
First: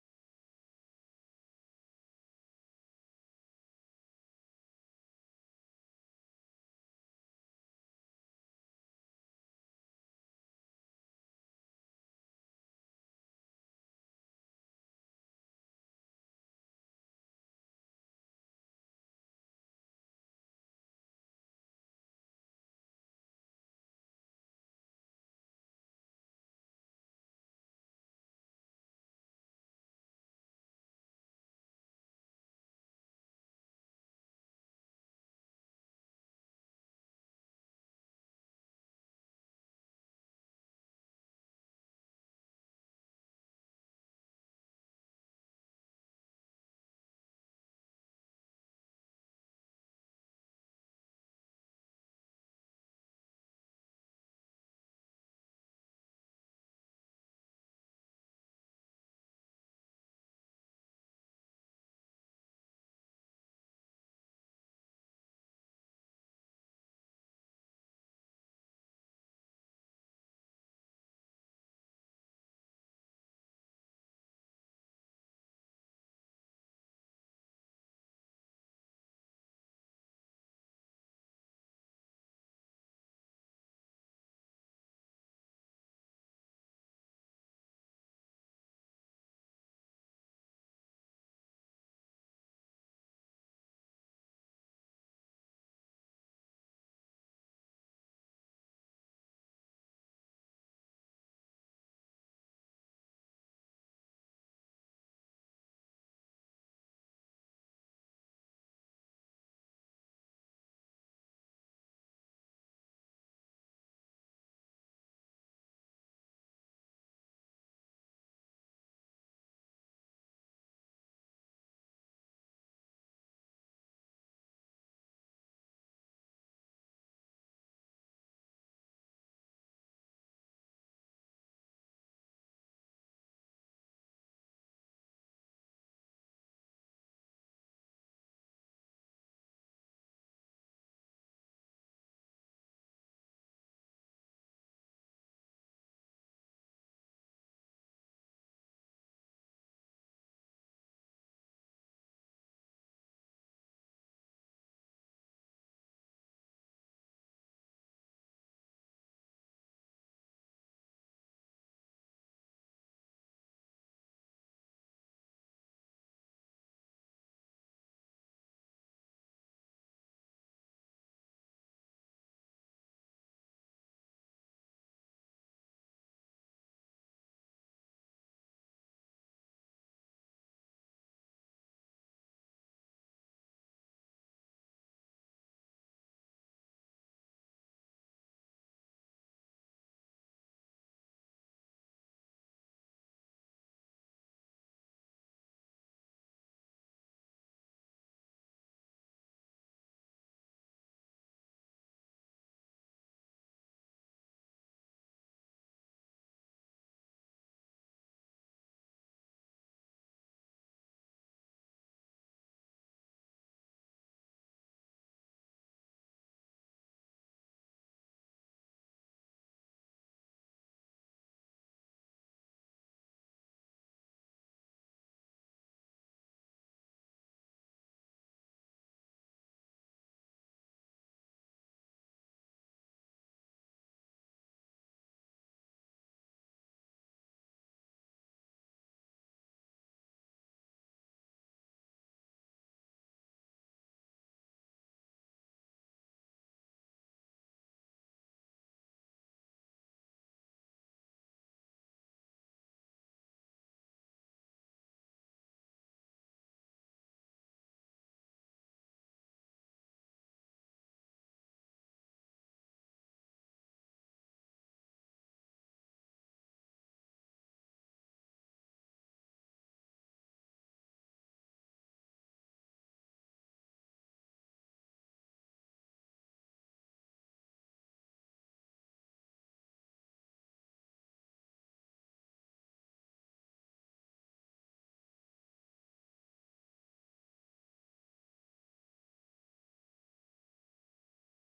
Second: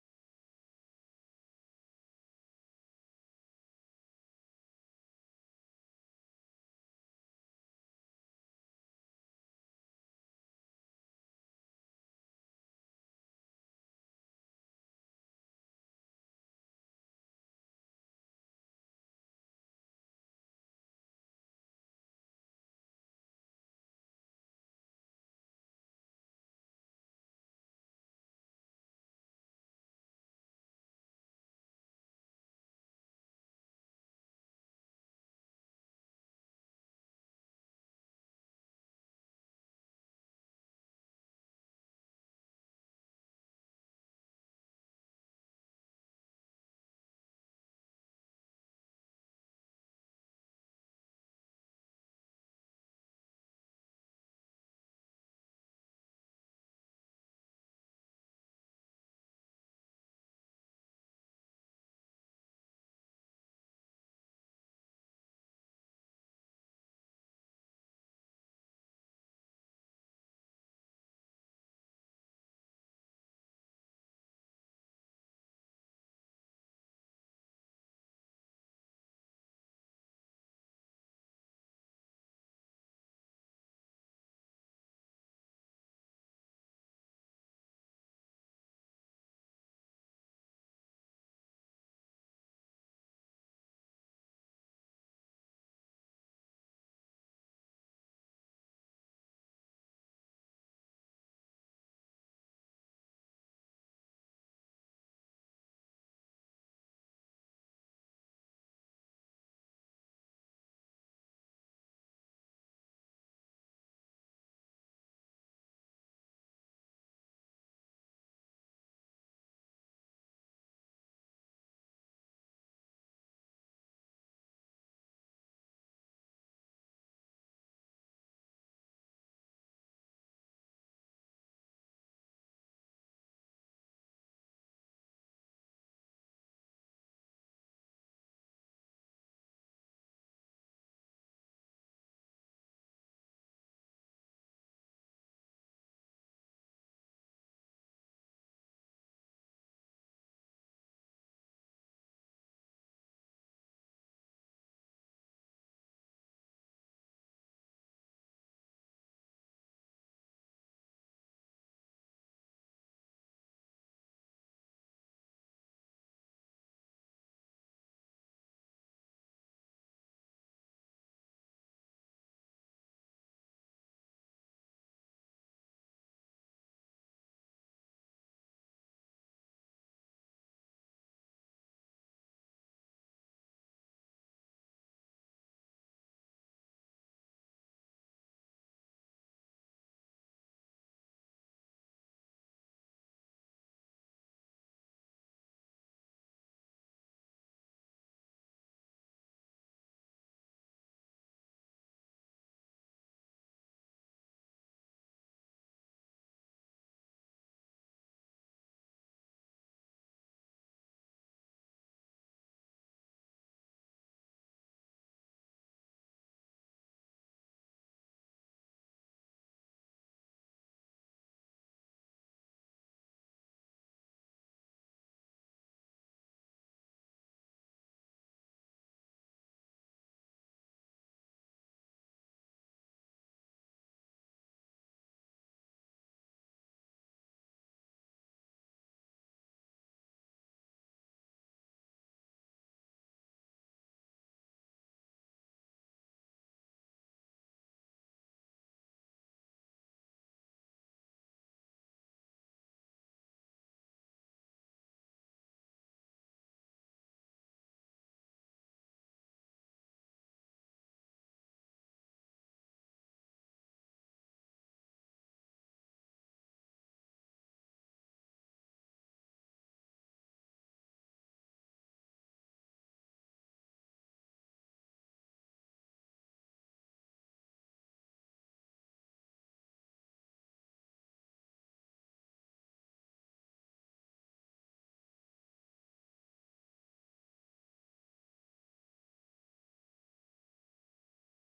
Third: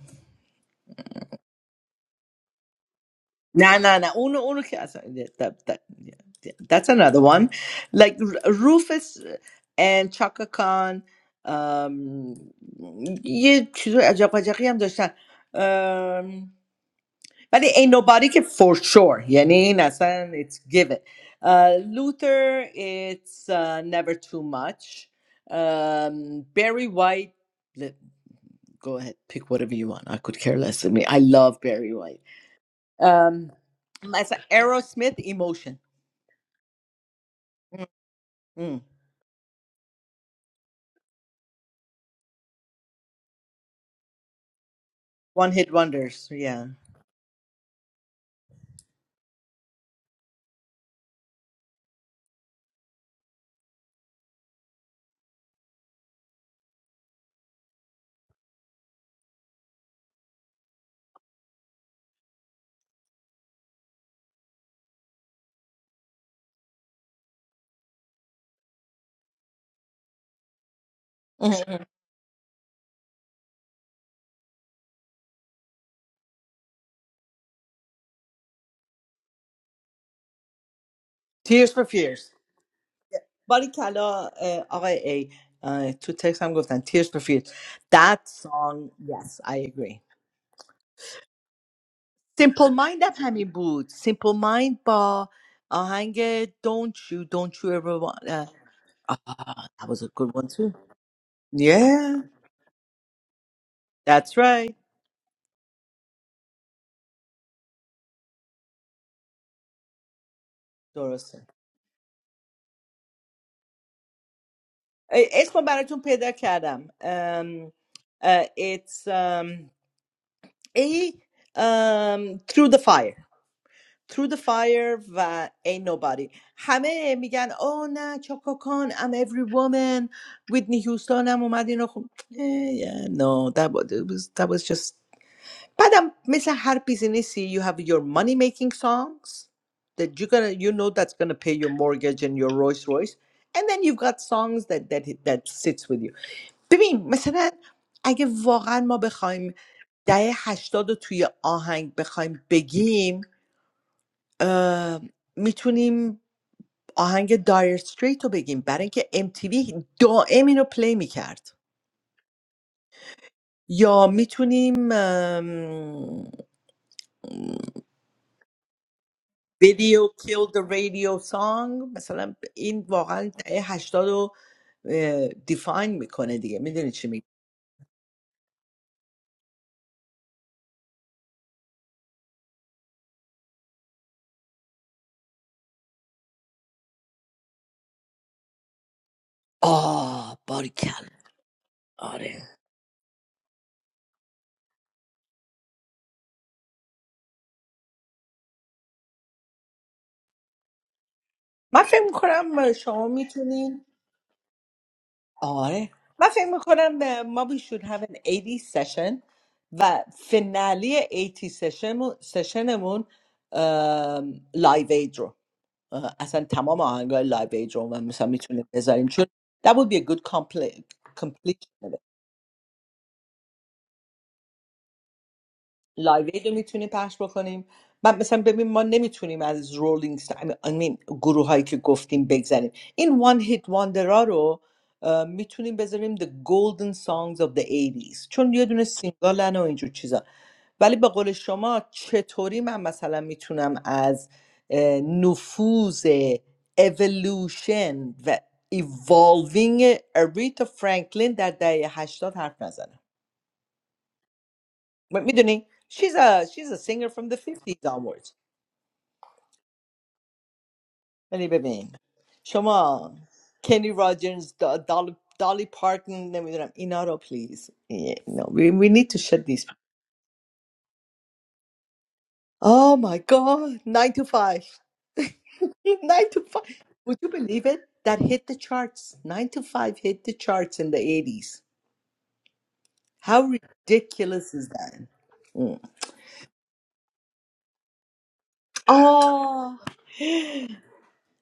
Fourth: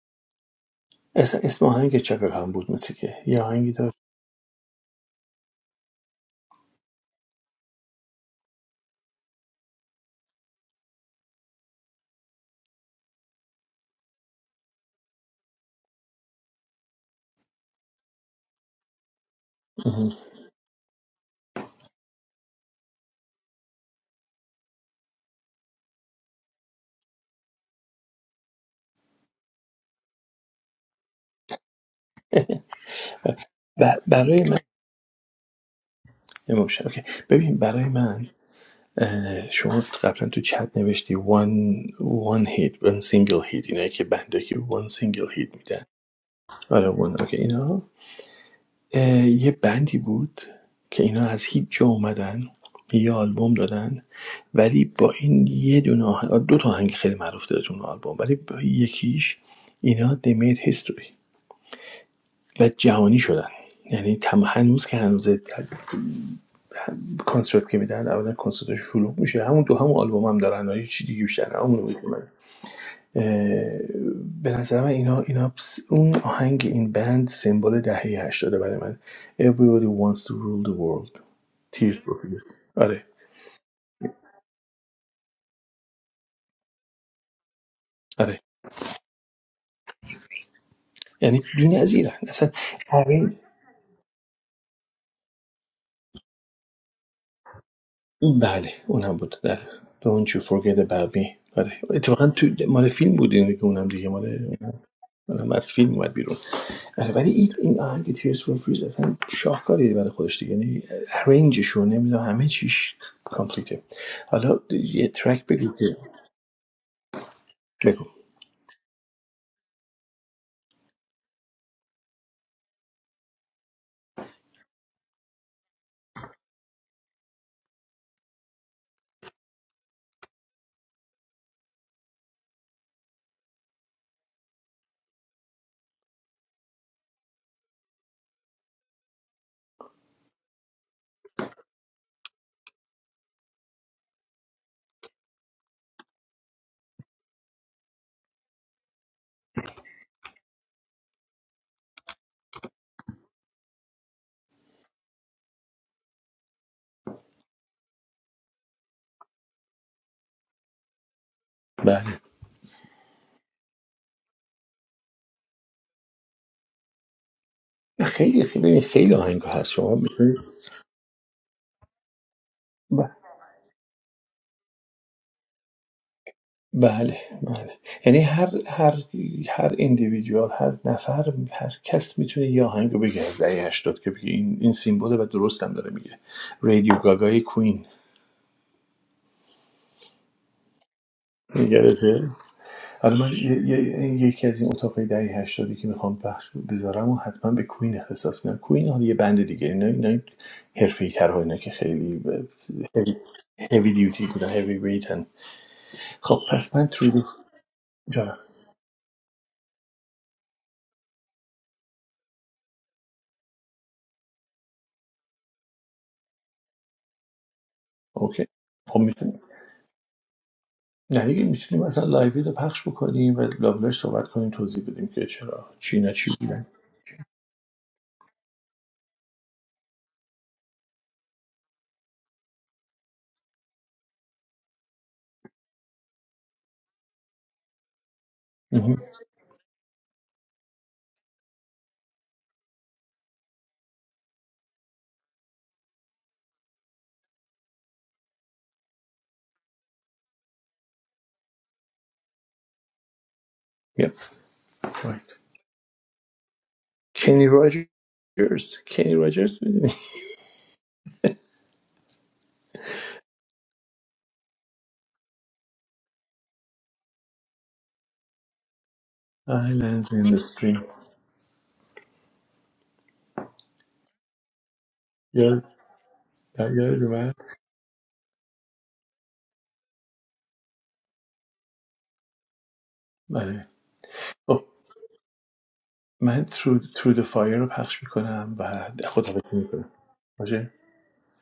Speaker 1: اصلا اسم آهنگ چاکاکان بود مثل که یه آهنگی
Speaker 3: Nah,
Speaker 1: داشت
Speaker 3: nah, nah. Uno, uno que hace. yeah, That, that, yeah, yeah. That's another one. Like R- Rufus and Chaka Khan. Um, یه چیز عجب وجبی هم داشتن um, ولی ain't nobody که for sure یعنی این اصلا it's given uh, Luther it's uh, never too much um, Barry White let- go ahead pick whatever you want I could care less I mean I love Barry White um,
Speaker 1: ب-
Speaker 3: That's an
Speaker 1: برای من
Speaker 3: Aerosmith emotion.
Speaker 1: امام شد. ببین برای من
Speaker 3: Mm.
Speaker 1: شما قبلا تو چت نوشتی one one hit one single hit اینایی که بنده که one single
Speaker 3: One
Speaker 1: hit
Speaker 3: hit
Speaker 1: میدن
Speaker 3: wonders. Yeah.
Speaker 1: آره one اوکی اینا اه، یه بندی بود که اینا از هیچ جا اومدن یه آلبوم دادن ولی با این یه دونه آهنگ دو تا آهنگ خیلی معروف داره تو اون آلبوم ولی با یکیش اینا they made history و جهانی شدن یعنی تم هنوز که هنوز کنسرت که میدن اولا کنسرت شلوغ میشه همون تو همون آلبوم هم دارن و هیچ چیز دیگه بیشتر نه. همون
Speaker 3: Mhm.
Speaker 1: رو می‌کنن. اه، به نظر من اینا اینا س- اون آهنگ این بند سمبل دهه 80 برای من Everybody wants to rule the world
Speaker 3: Tears for
Speaker 1: Tears for
Speaker 3: Fears.
Speaker 1: Fears آره
Speaker 3: باریکلا اه، آقای ای اه، تو تکس هم گفتن Tears for Fears That
Speaker 1: آره
Speaker 3: song Yes I agree
Speaker 1: یعنی بی‌نظیرن اصلا
Speaker 3: Simple Mind هم
Speaker 1: آره
Speaker 3: همین بود Simple Mind با آهنگ Don't you Don't you ever want اه،
Speaker 1: بله اونم بود در
Speaker 3: آه، That was a
Speaker 1: Don't
Speaker 3: good
Speaker 1: you
Speaker 3: one too
Speaker 1: forget about me آره
Speaker 3: Yeah
Speaker 1: اتفاقا تو مال فیلم بود اینه که اونم دیگه
Speaker 3: That's
Speaker 1: مال
Speaker 3: right
Speaker 1: اونم از فیلم اومد بیرون آره ولی این این آهنگ Tears for Fears اصلا شاهکاری برای خودش دیگه یعنی
Speaker 3: درسته
Speaker 1: ارنجش رو نمیدونم همه چیش کامپلیته حالا یه ترک
Speaker 3: اسم
Speaker 1: بگو
Speaker 3: براتون پیدا کردم um,
Speaker 1: بگو
Speaker 3: uh, it's um, a um, through the fire through the fire و ain't nobody همه میگن او نه چاکاکان I'm every woman ویدنی هیوستون هم اومد اینو خون yeah, no that was, it was, that was just بعدم مثل هر بیزینسی you have your money making songs that you gonna you know that's gonna pay your mortgage and your Rolls Royce and then you've got songs that that that sits with you ببین مثلا اگه واقعا ما بخوایم دهه هشتاد رو توی آهنگ بخوایم بگیم میتونیم آهنگ دایر استریت رو بگیم برای اینکه MTV دائم اینو پلی میکرد
Speaker 1: بله
Speaker 3: یا میتونیم
Speaker 1: خیلی خیلی ببین، خیلی آهنگ هست شما
Speaker 3: ویدیو کیل
Speaker 1: می‌تونید-
Speaker 3: the رادیو سانگ مثلا این
Speaker 1: ب-
Speaker 3: واقعا دهه هشتاد رو دیفاین میکنه دیگه میدونی چی
Speaker 1: بله
Speaker 3: میگه
Speaker 1: بله یعنی هر هر هر individual، هر نفر هر کس میتونه یه آهنگ رو بگه از دهه 80 که بگه این این سیمبله و درست هم داره میگه رادیو گاگای کوین
Speaker 3: آه باریکل
Speaker 1: یادته
Speaker 3: آره
Speaker 1: حالا من ی- ی- یکی از این اتاقای دهه هشتادی که میخوام پخش بذارم و حتما به کوین اختصاص میدم کوین حالا یه بند دیگه اینا اینا حرفه‌ای تر اینا که
Speaker 3: من فکر
Speaker 1: خیلی
Speaker 3: میکنم شما میتونین
Speaker 1: هوی دیوتی بودن هیوی
Speaker 3: آره من
Speaker 1: خب
Speaker 3: فکر
Speaker 1: پس من
Speaker 3: میکنم
Speaker 1: تریدو
Speaker 3: ما we should have an
Speaker 1: جانم
Speaker 3: 80 session و فنالی 80 سشن سشنمون لایو اید رو اه، اصلا تمام آهنگای لایو اید رو و مثلا
Speaker 1: اوکی
Speaker 3: میتونه
Speaker 1: خب
Speaker 3: بذاریم چون
Speaker 1: میتونیم
Speaker 3: that would be a good
Speaker 1: نه دیگه میتونیم
Speaker 3: complete
Speaker 1: مثلا لایوی رو پخش بکنیم و لابلاش صحبت کنیم توضیح بدیم که چرا چی نه
Speaker 3: لایو
Speaker 1: چی
Speaker 3: اید رو
Speaker 1: بودن
Speaker 3: میتونیم پخش بکنیم من مثلا ببین ما نمیتونیم از رولینگ این گروه هایی که گفتیم بگذریم این وان هیت واندرا رو اه، میتونیم بذاریم The Golden Songs of the 80s چون یه دونه
Speaker 1: مهم.
Speaker 3: سینگالن و اینجور چیزا ولی به قول شما چطوری من مثلا میتونم از اه، نفوذ evolution و evolving اریتا فرانکلین در دهه 80 حرف نزنم
Speaker 1: Yep.
Speaker 3: م-
Speaker 1: Right.
Speaker 3: میدونی she's a she's a singer from the
Speaker 1: Kenny
Speaker 3: 50s onwards
Speaker 1: Rogers Kenny Rogers میدونی
Speaker 3: یعنی ببین شما کنی راجرز دا- دال دالی پارتن نمیدونم اینا رو پلیز Yeah, no, we, we need to shut these
Speaker 1: Islands in the stream
Speaker 3: oh my god 9 to 5
Speaker 1: یاد
Speaker 3: 9 to 5
Speaker 1: یاد
Speaker 3: would you
Speaker 1: اومد
Speaker 3: believe it that hit the charts 9 to 5 hit the charts in the 80s how
Speaker 1: بله
Speaker 3: ridiculous is
Speaker 1: خب
Speaker 3: that Mm.
Speaker 1: من ترو ترو د فایر رو پخش میکنم و خداحافظی میکنم
Speaker 3: oh
Speaker 1: باشه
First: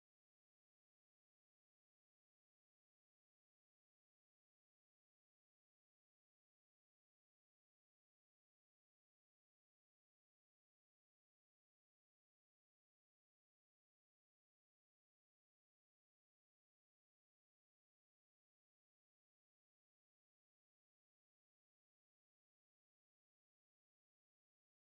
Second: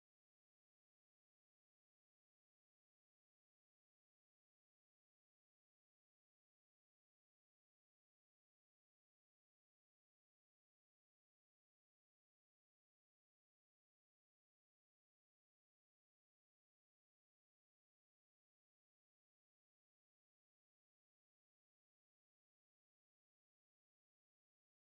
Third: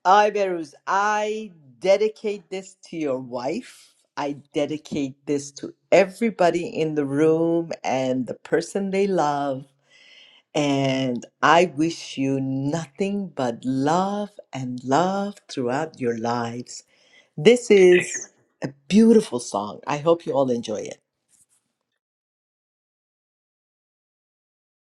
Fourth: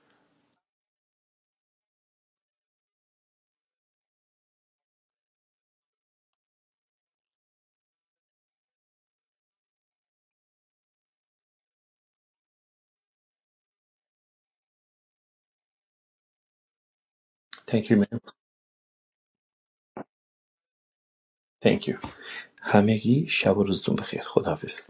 Speaker 3: I, Beruz, I dedicate this to your wife. I dedicate this to everybody in the room and the person they love. And I wish you nothing but love and love throughout your lives. This
Speaker 1: Thank you man
Speaker 3: is a beautiful song. I hope you all enjoy it.
Speaker 1: Thank you همگی شب و روزتون بخیر خداحافظ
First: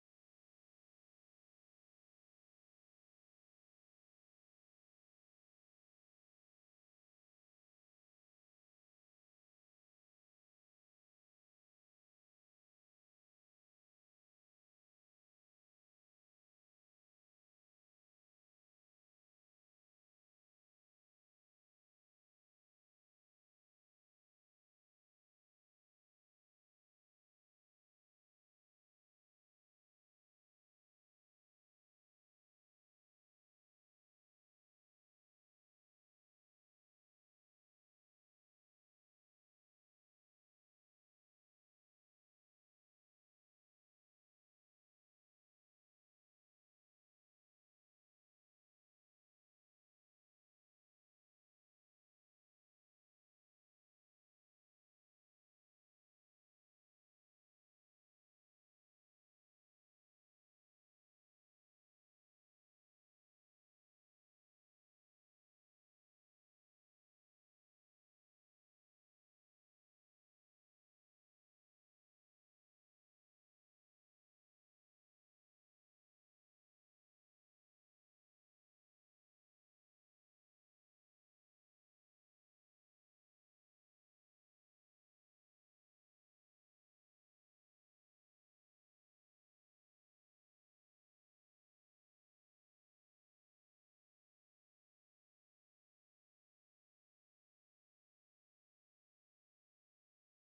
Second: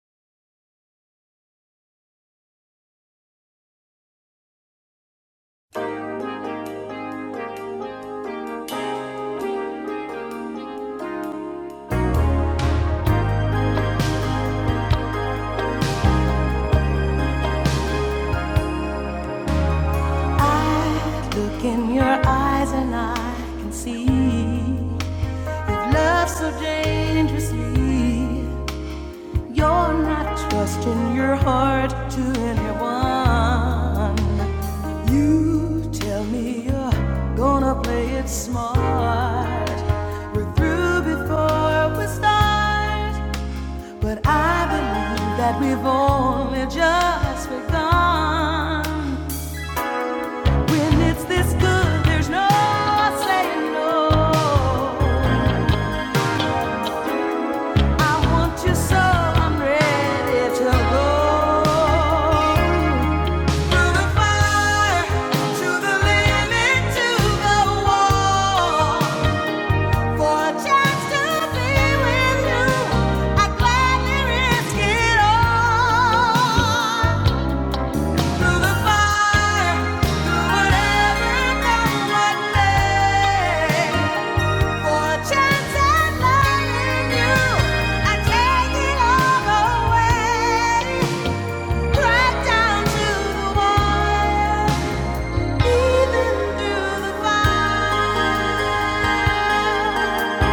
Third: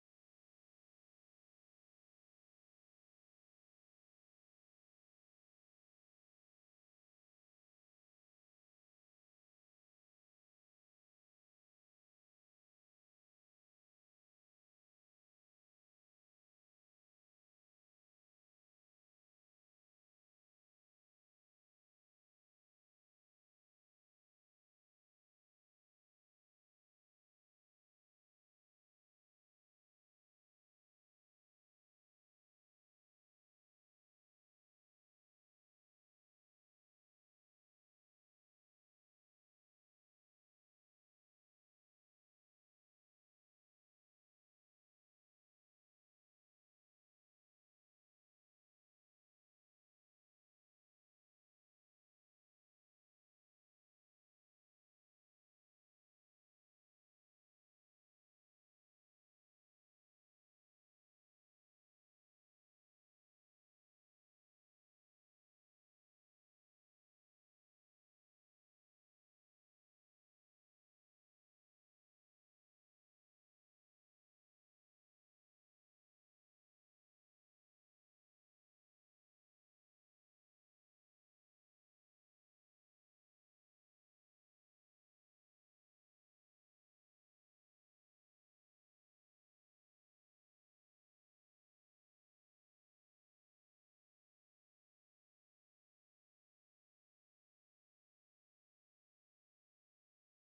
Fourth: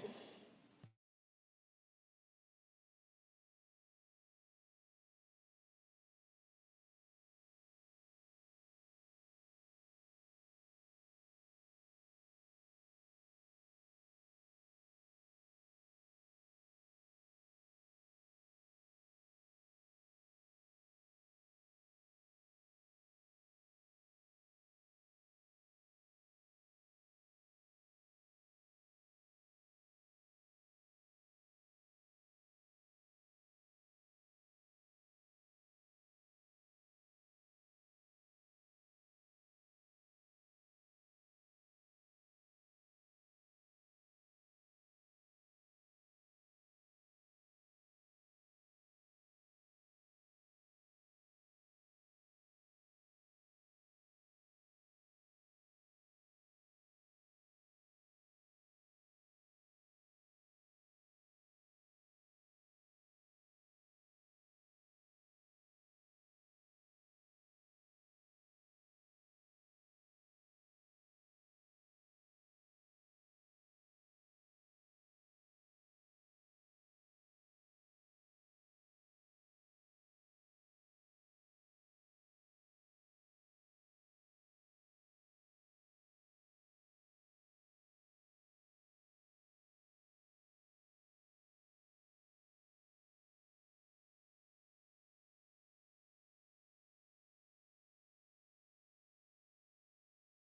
Speaker 2: I Look in your eyes and I can see you've loved so dangerously. You're not trusting your heart to anyone. You tell me you're gonna play it smart. We're through before we start, but I believe that we've only just begun. When it's this good, there's no saying no. I want you so I'm ready to go. Through the fire, to the limit, to the wall. For a chance to be with you, I gladly risk it all. Through the fire, through whatever comes my way. Fortune's and lying you, I take it all away. Right down to the wire, even through the fire.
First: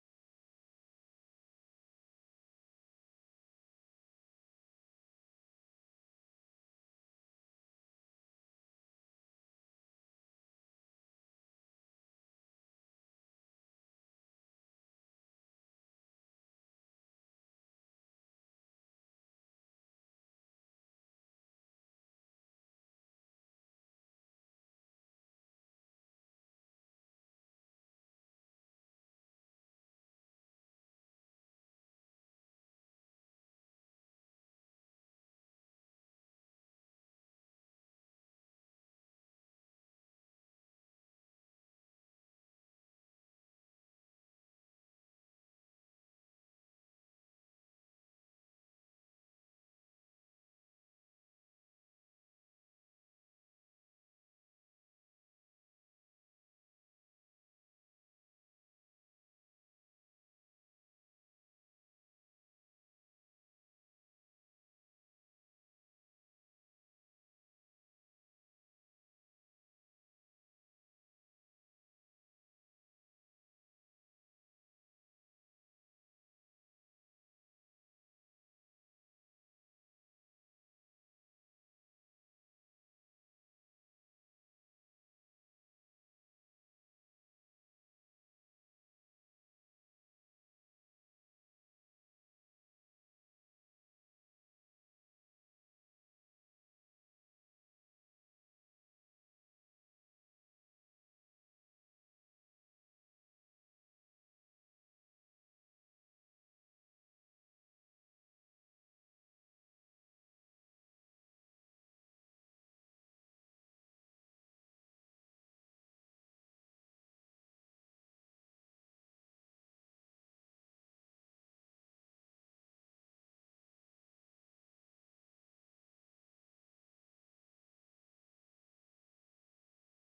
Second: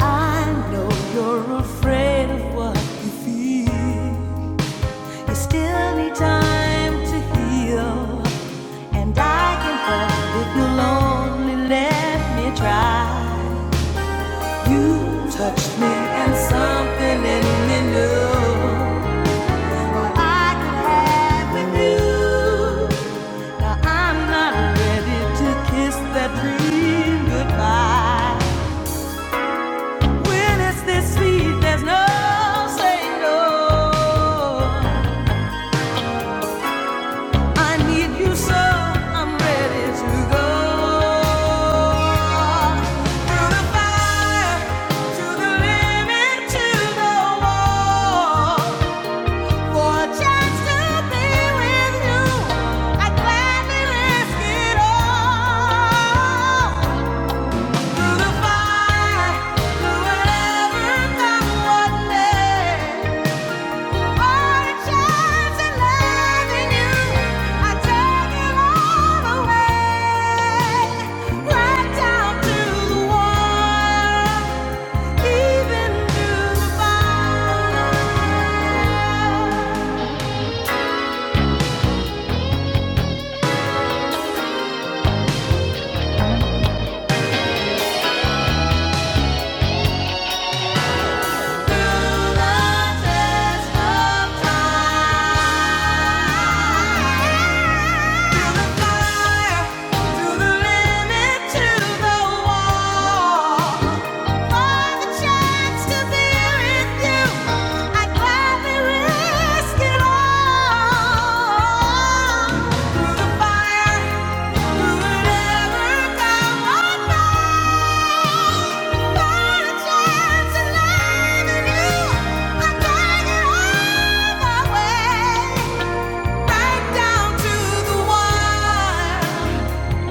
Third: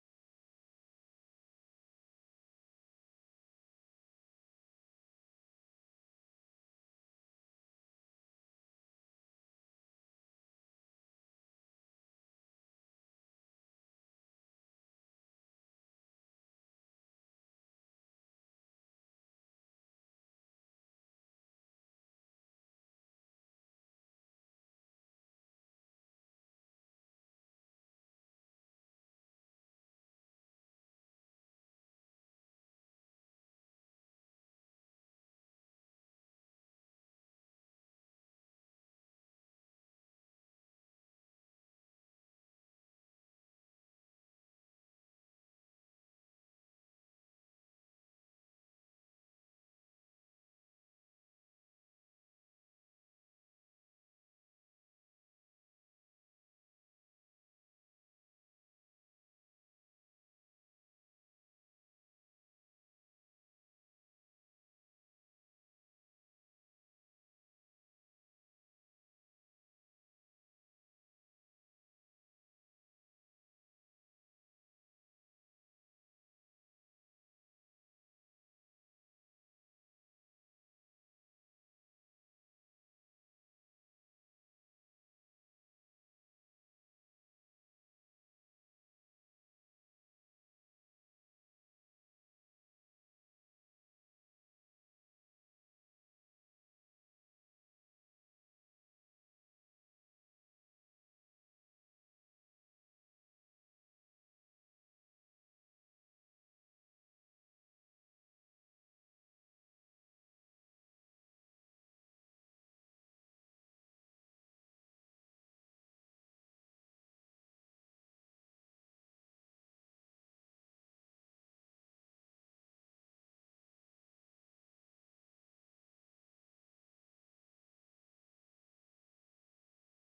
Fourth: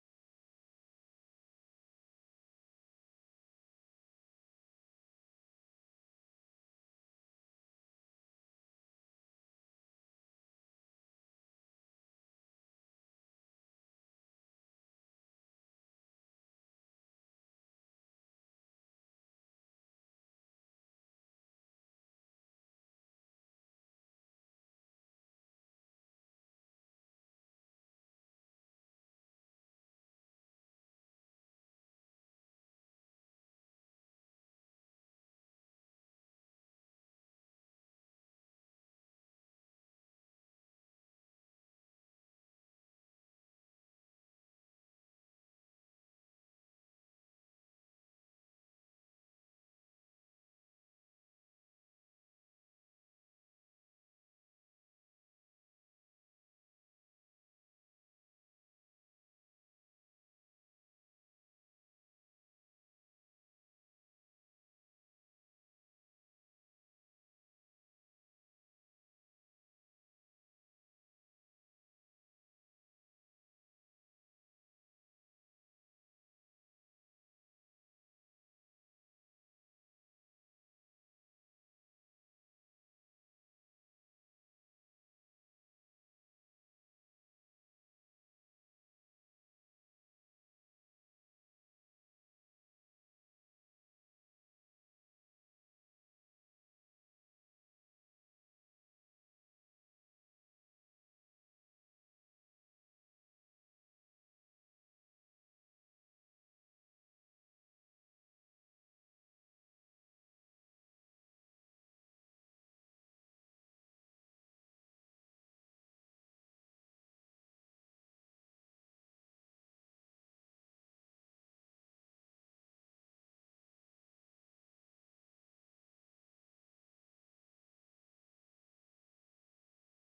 Speaker 2: I know you're afraid of what you feel. You still need time to heal, and I can hold if you'll only let me try. You touched me and something in me knew what I could have with you. Now I'm not ready to kiss that dream goodbye. When it's this sweet, there's no saying no. I need you so I'm ready to go. Through the fire, to the limit, to the wall. Even through the fire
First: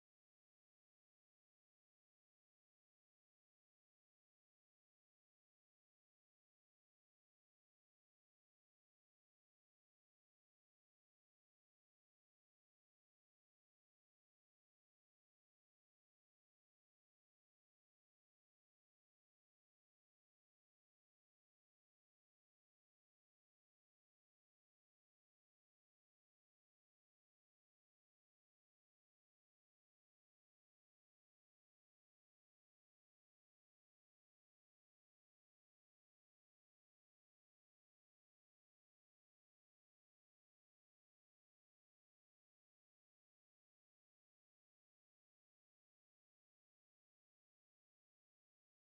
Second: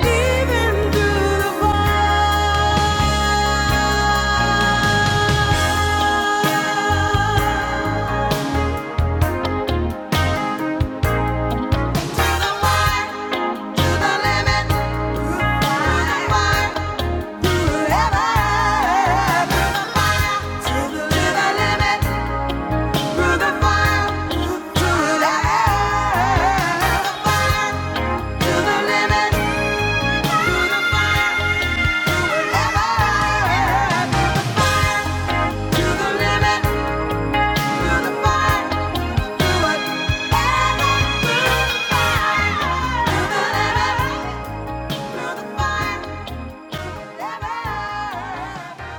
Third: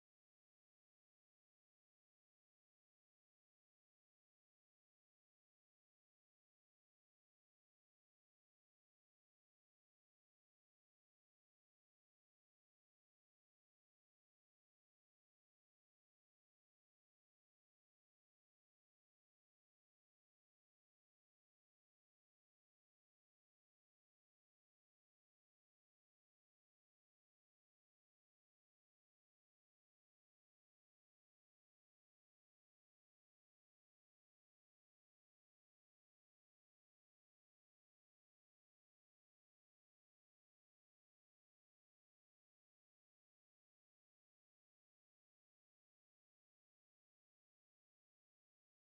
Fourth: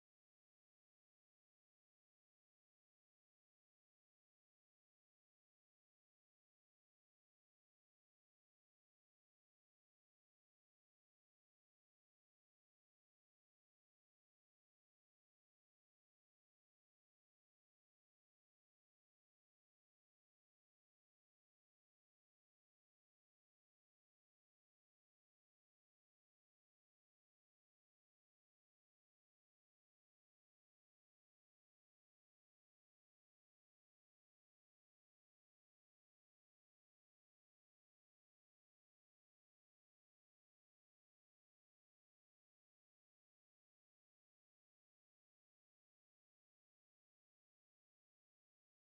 Speaker 2: Even through the fire. Bye.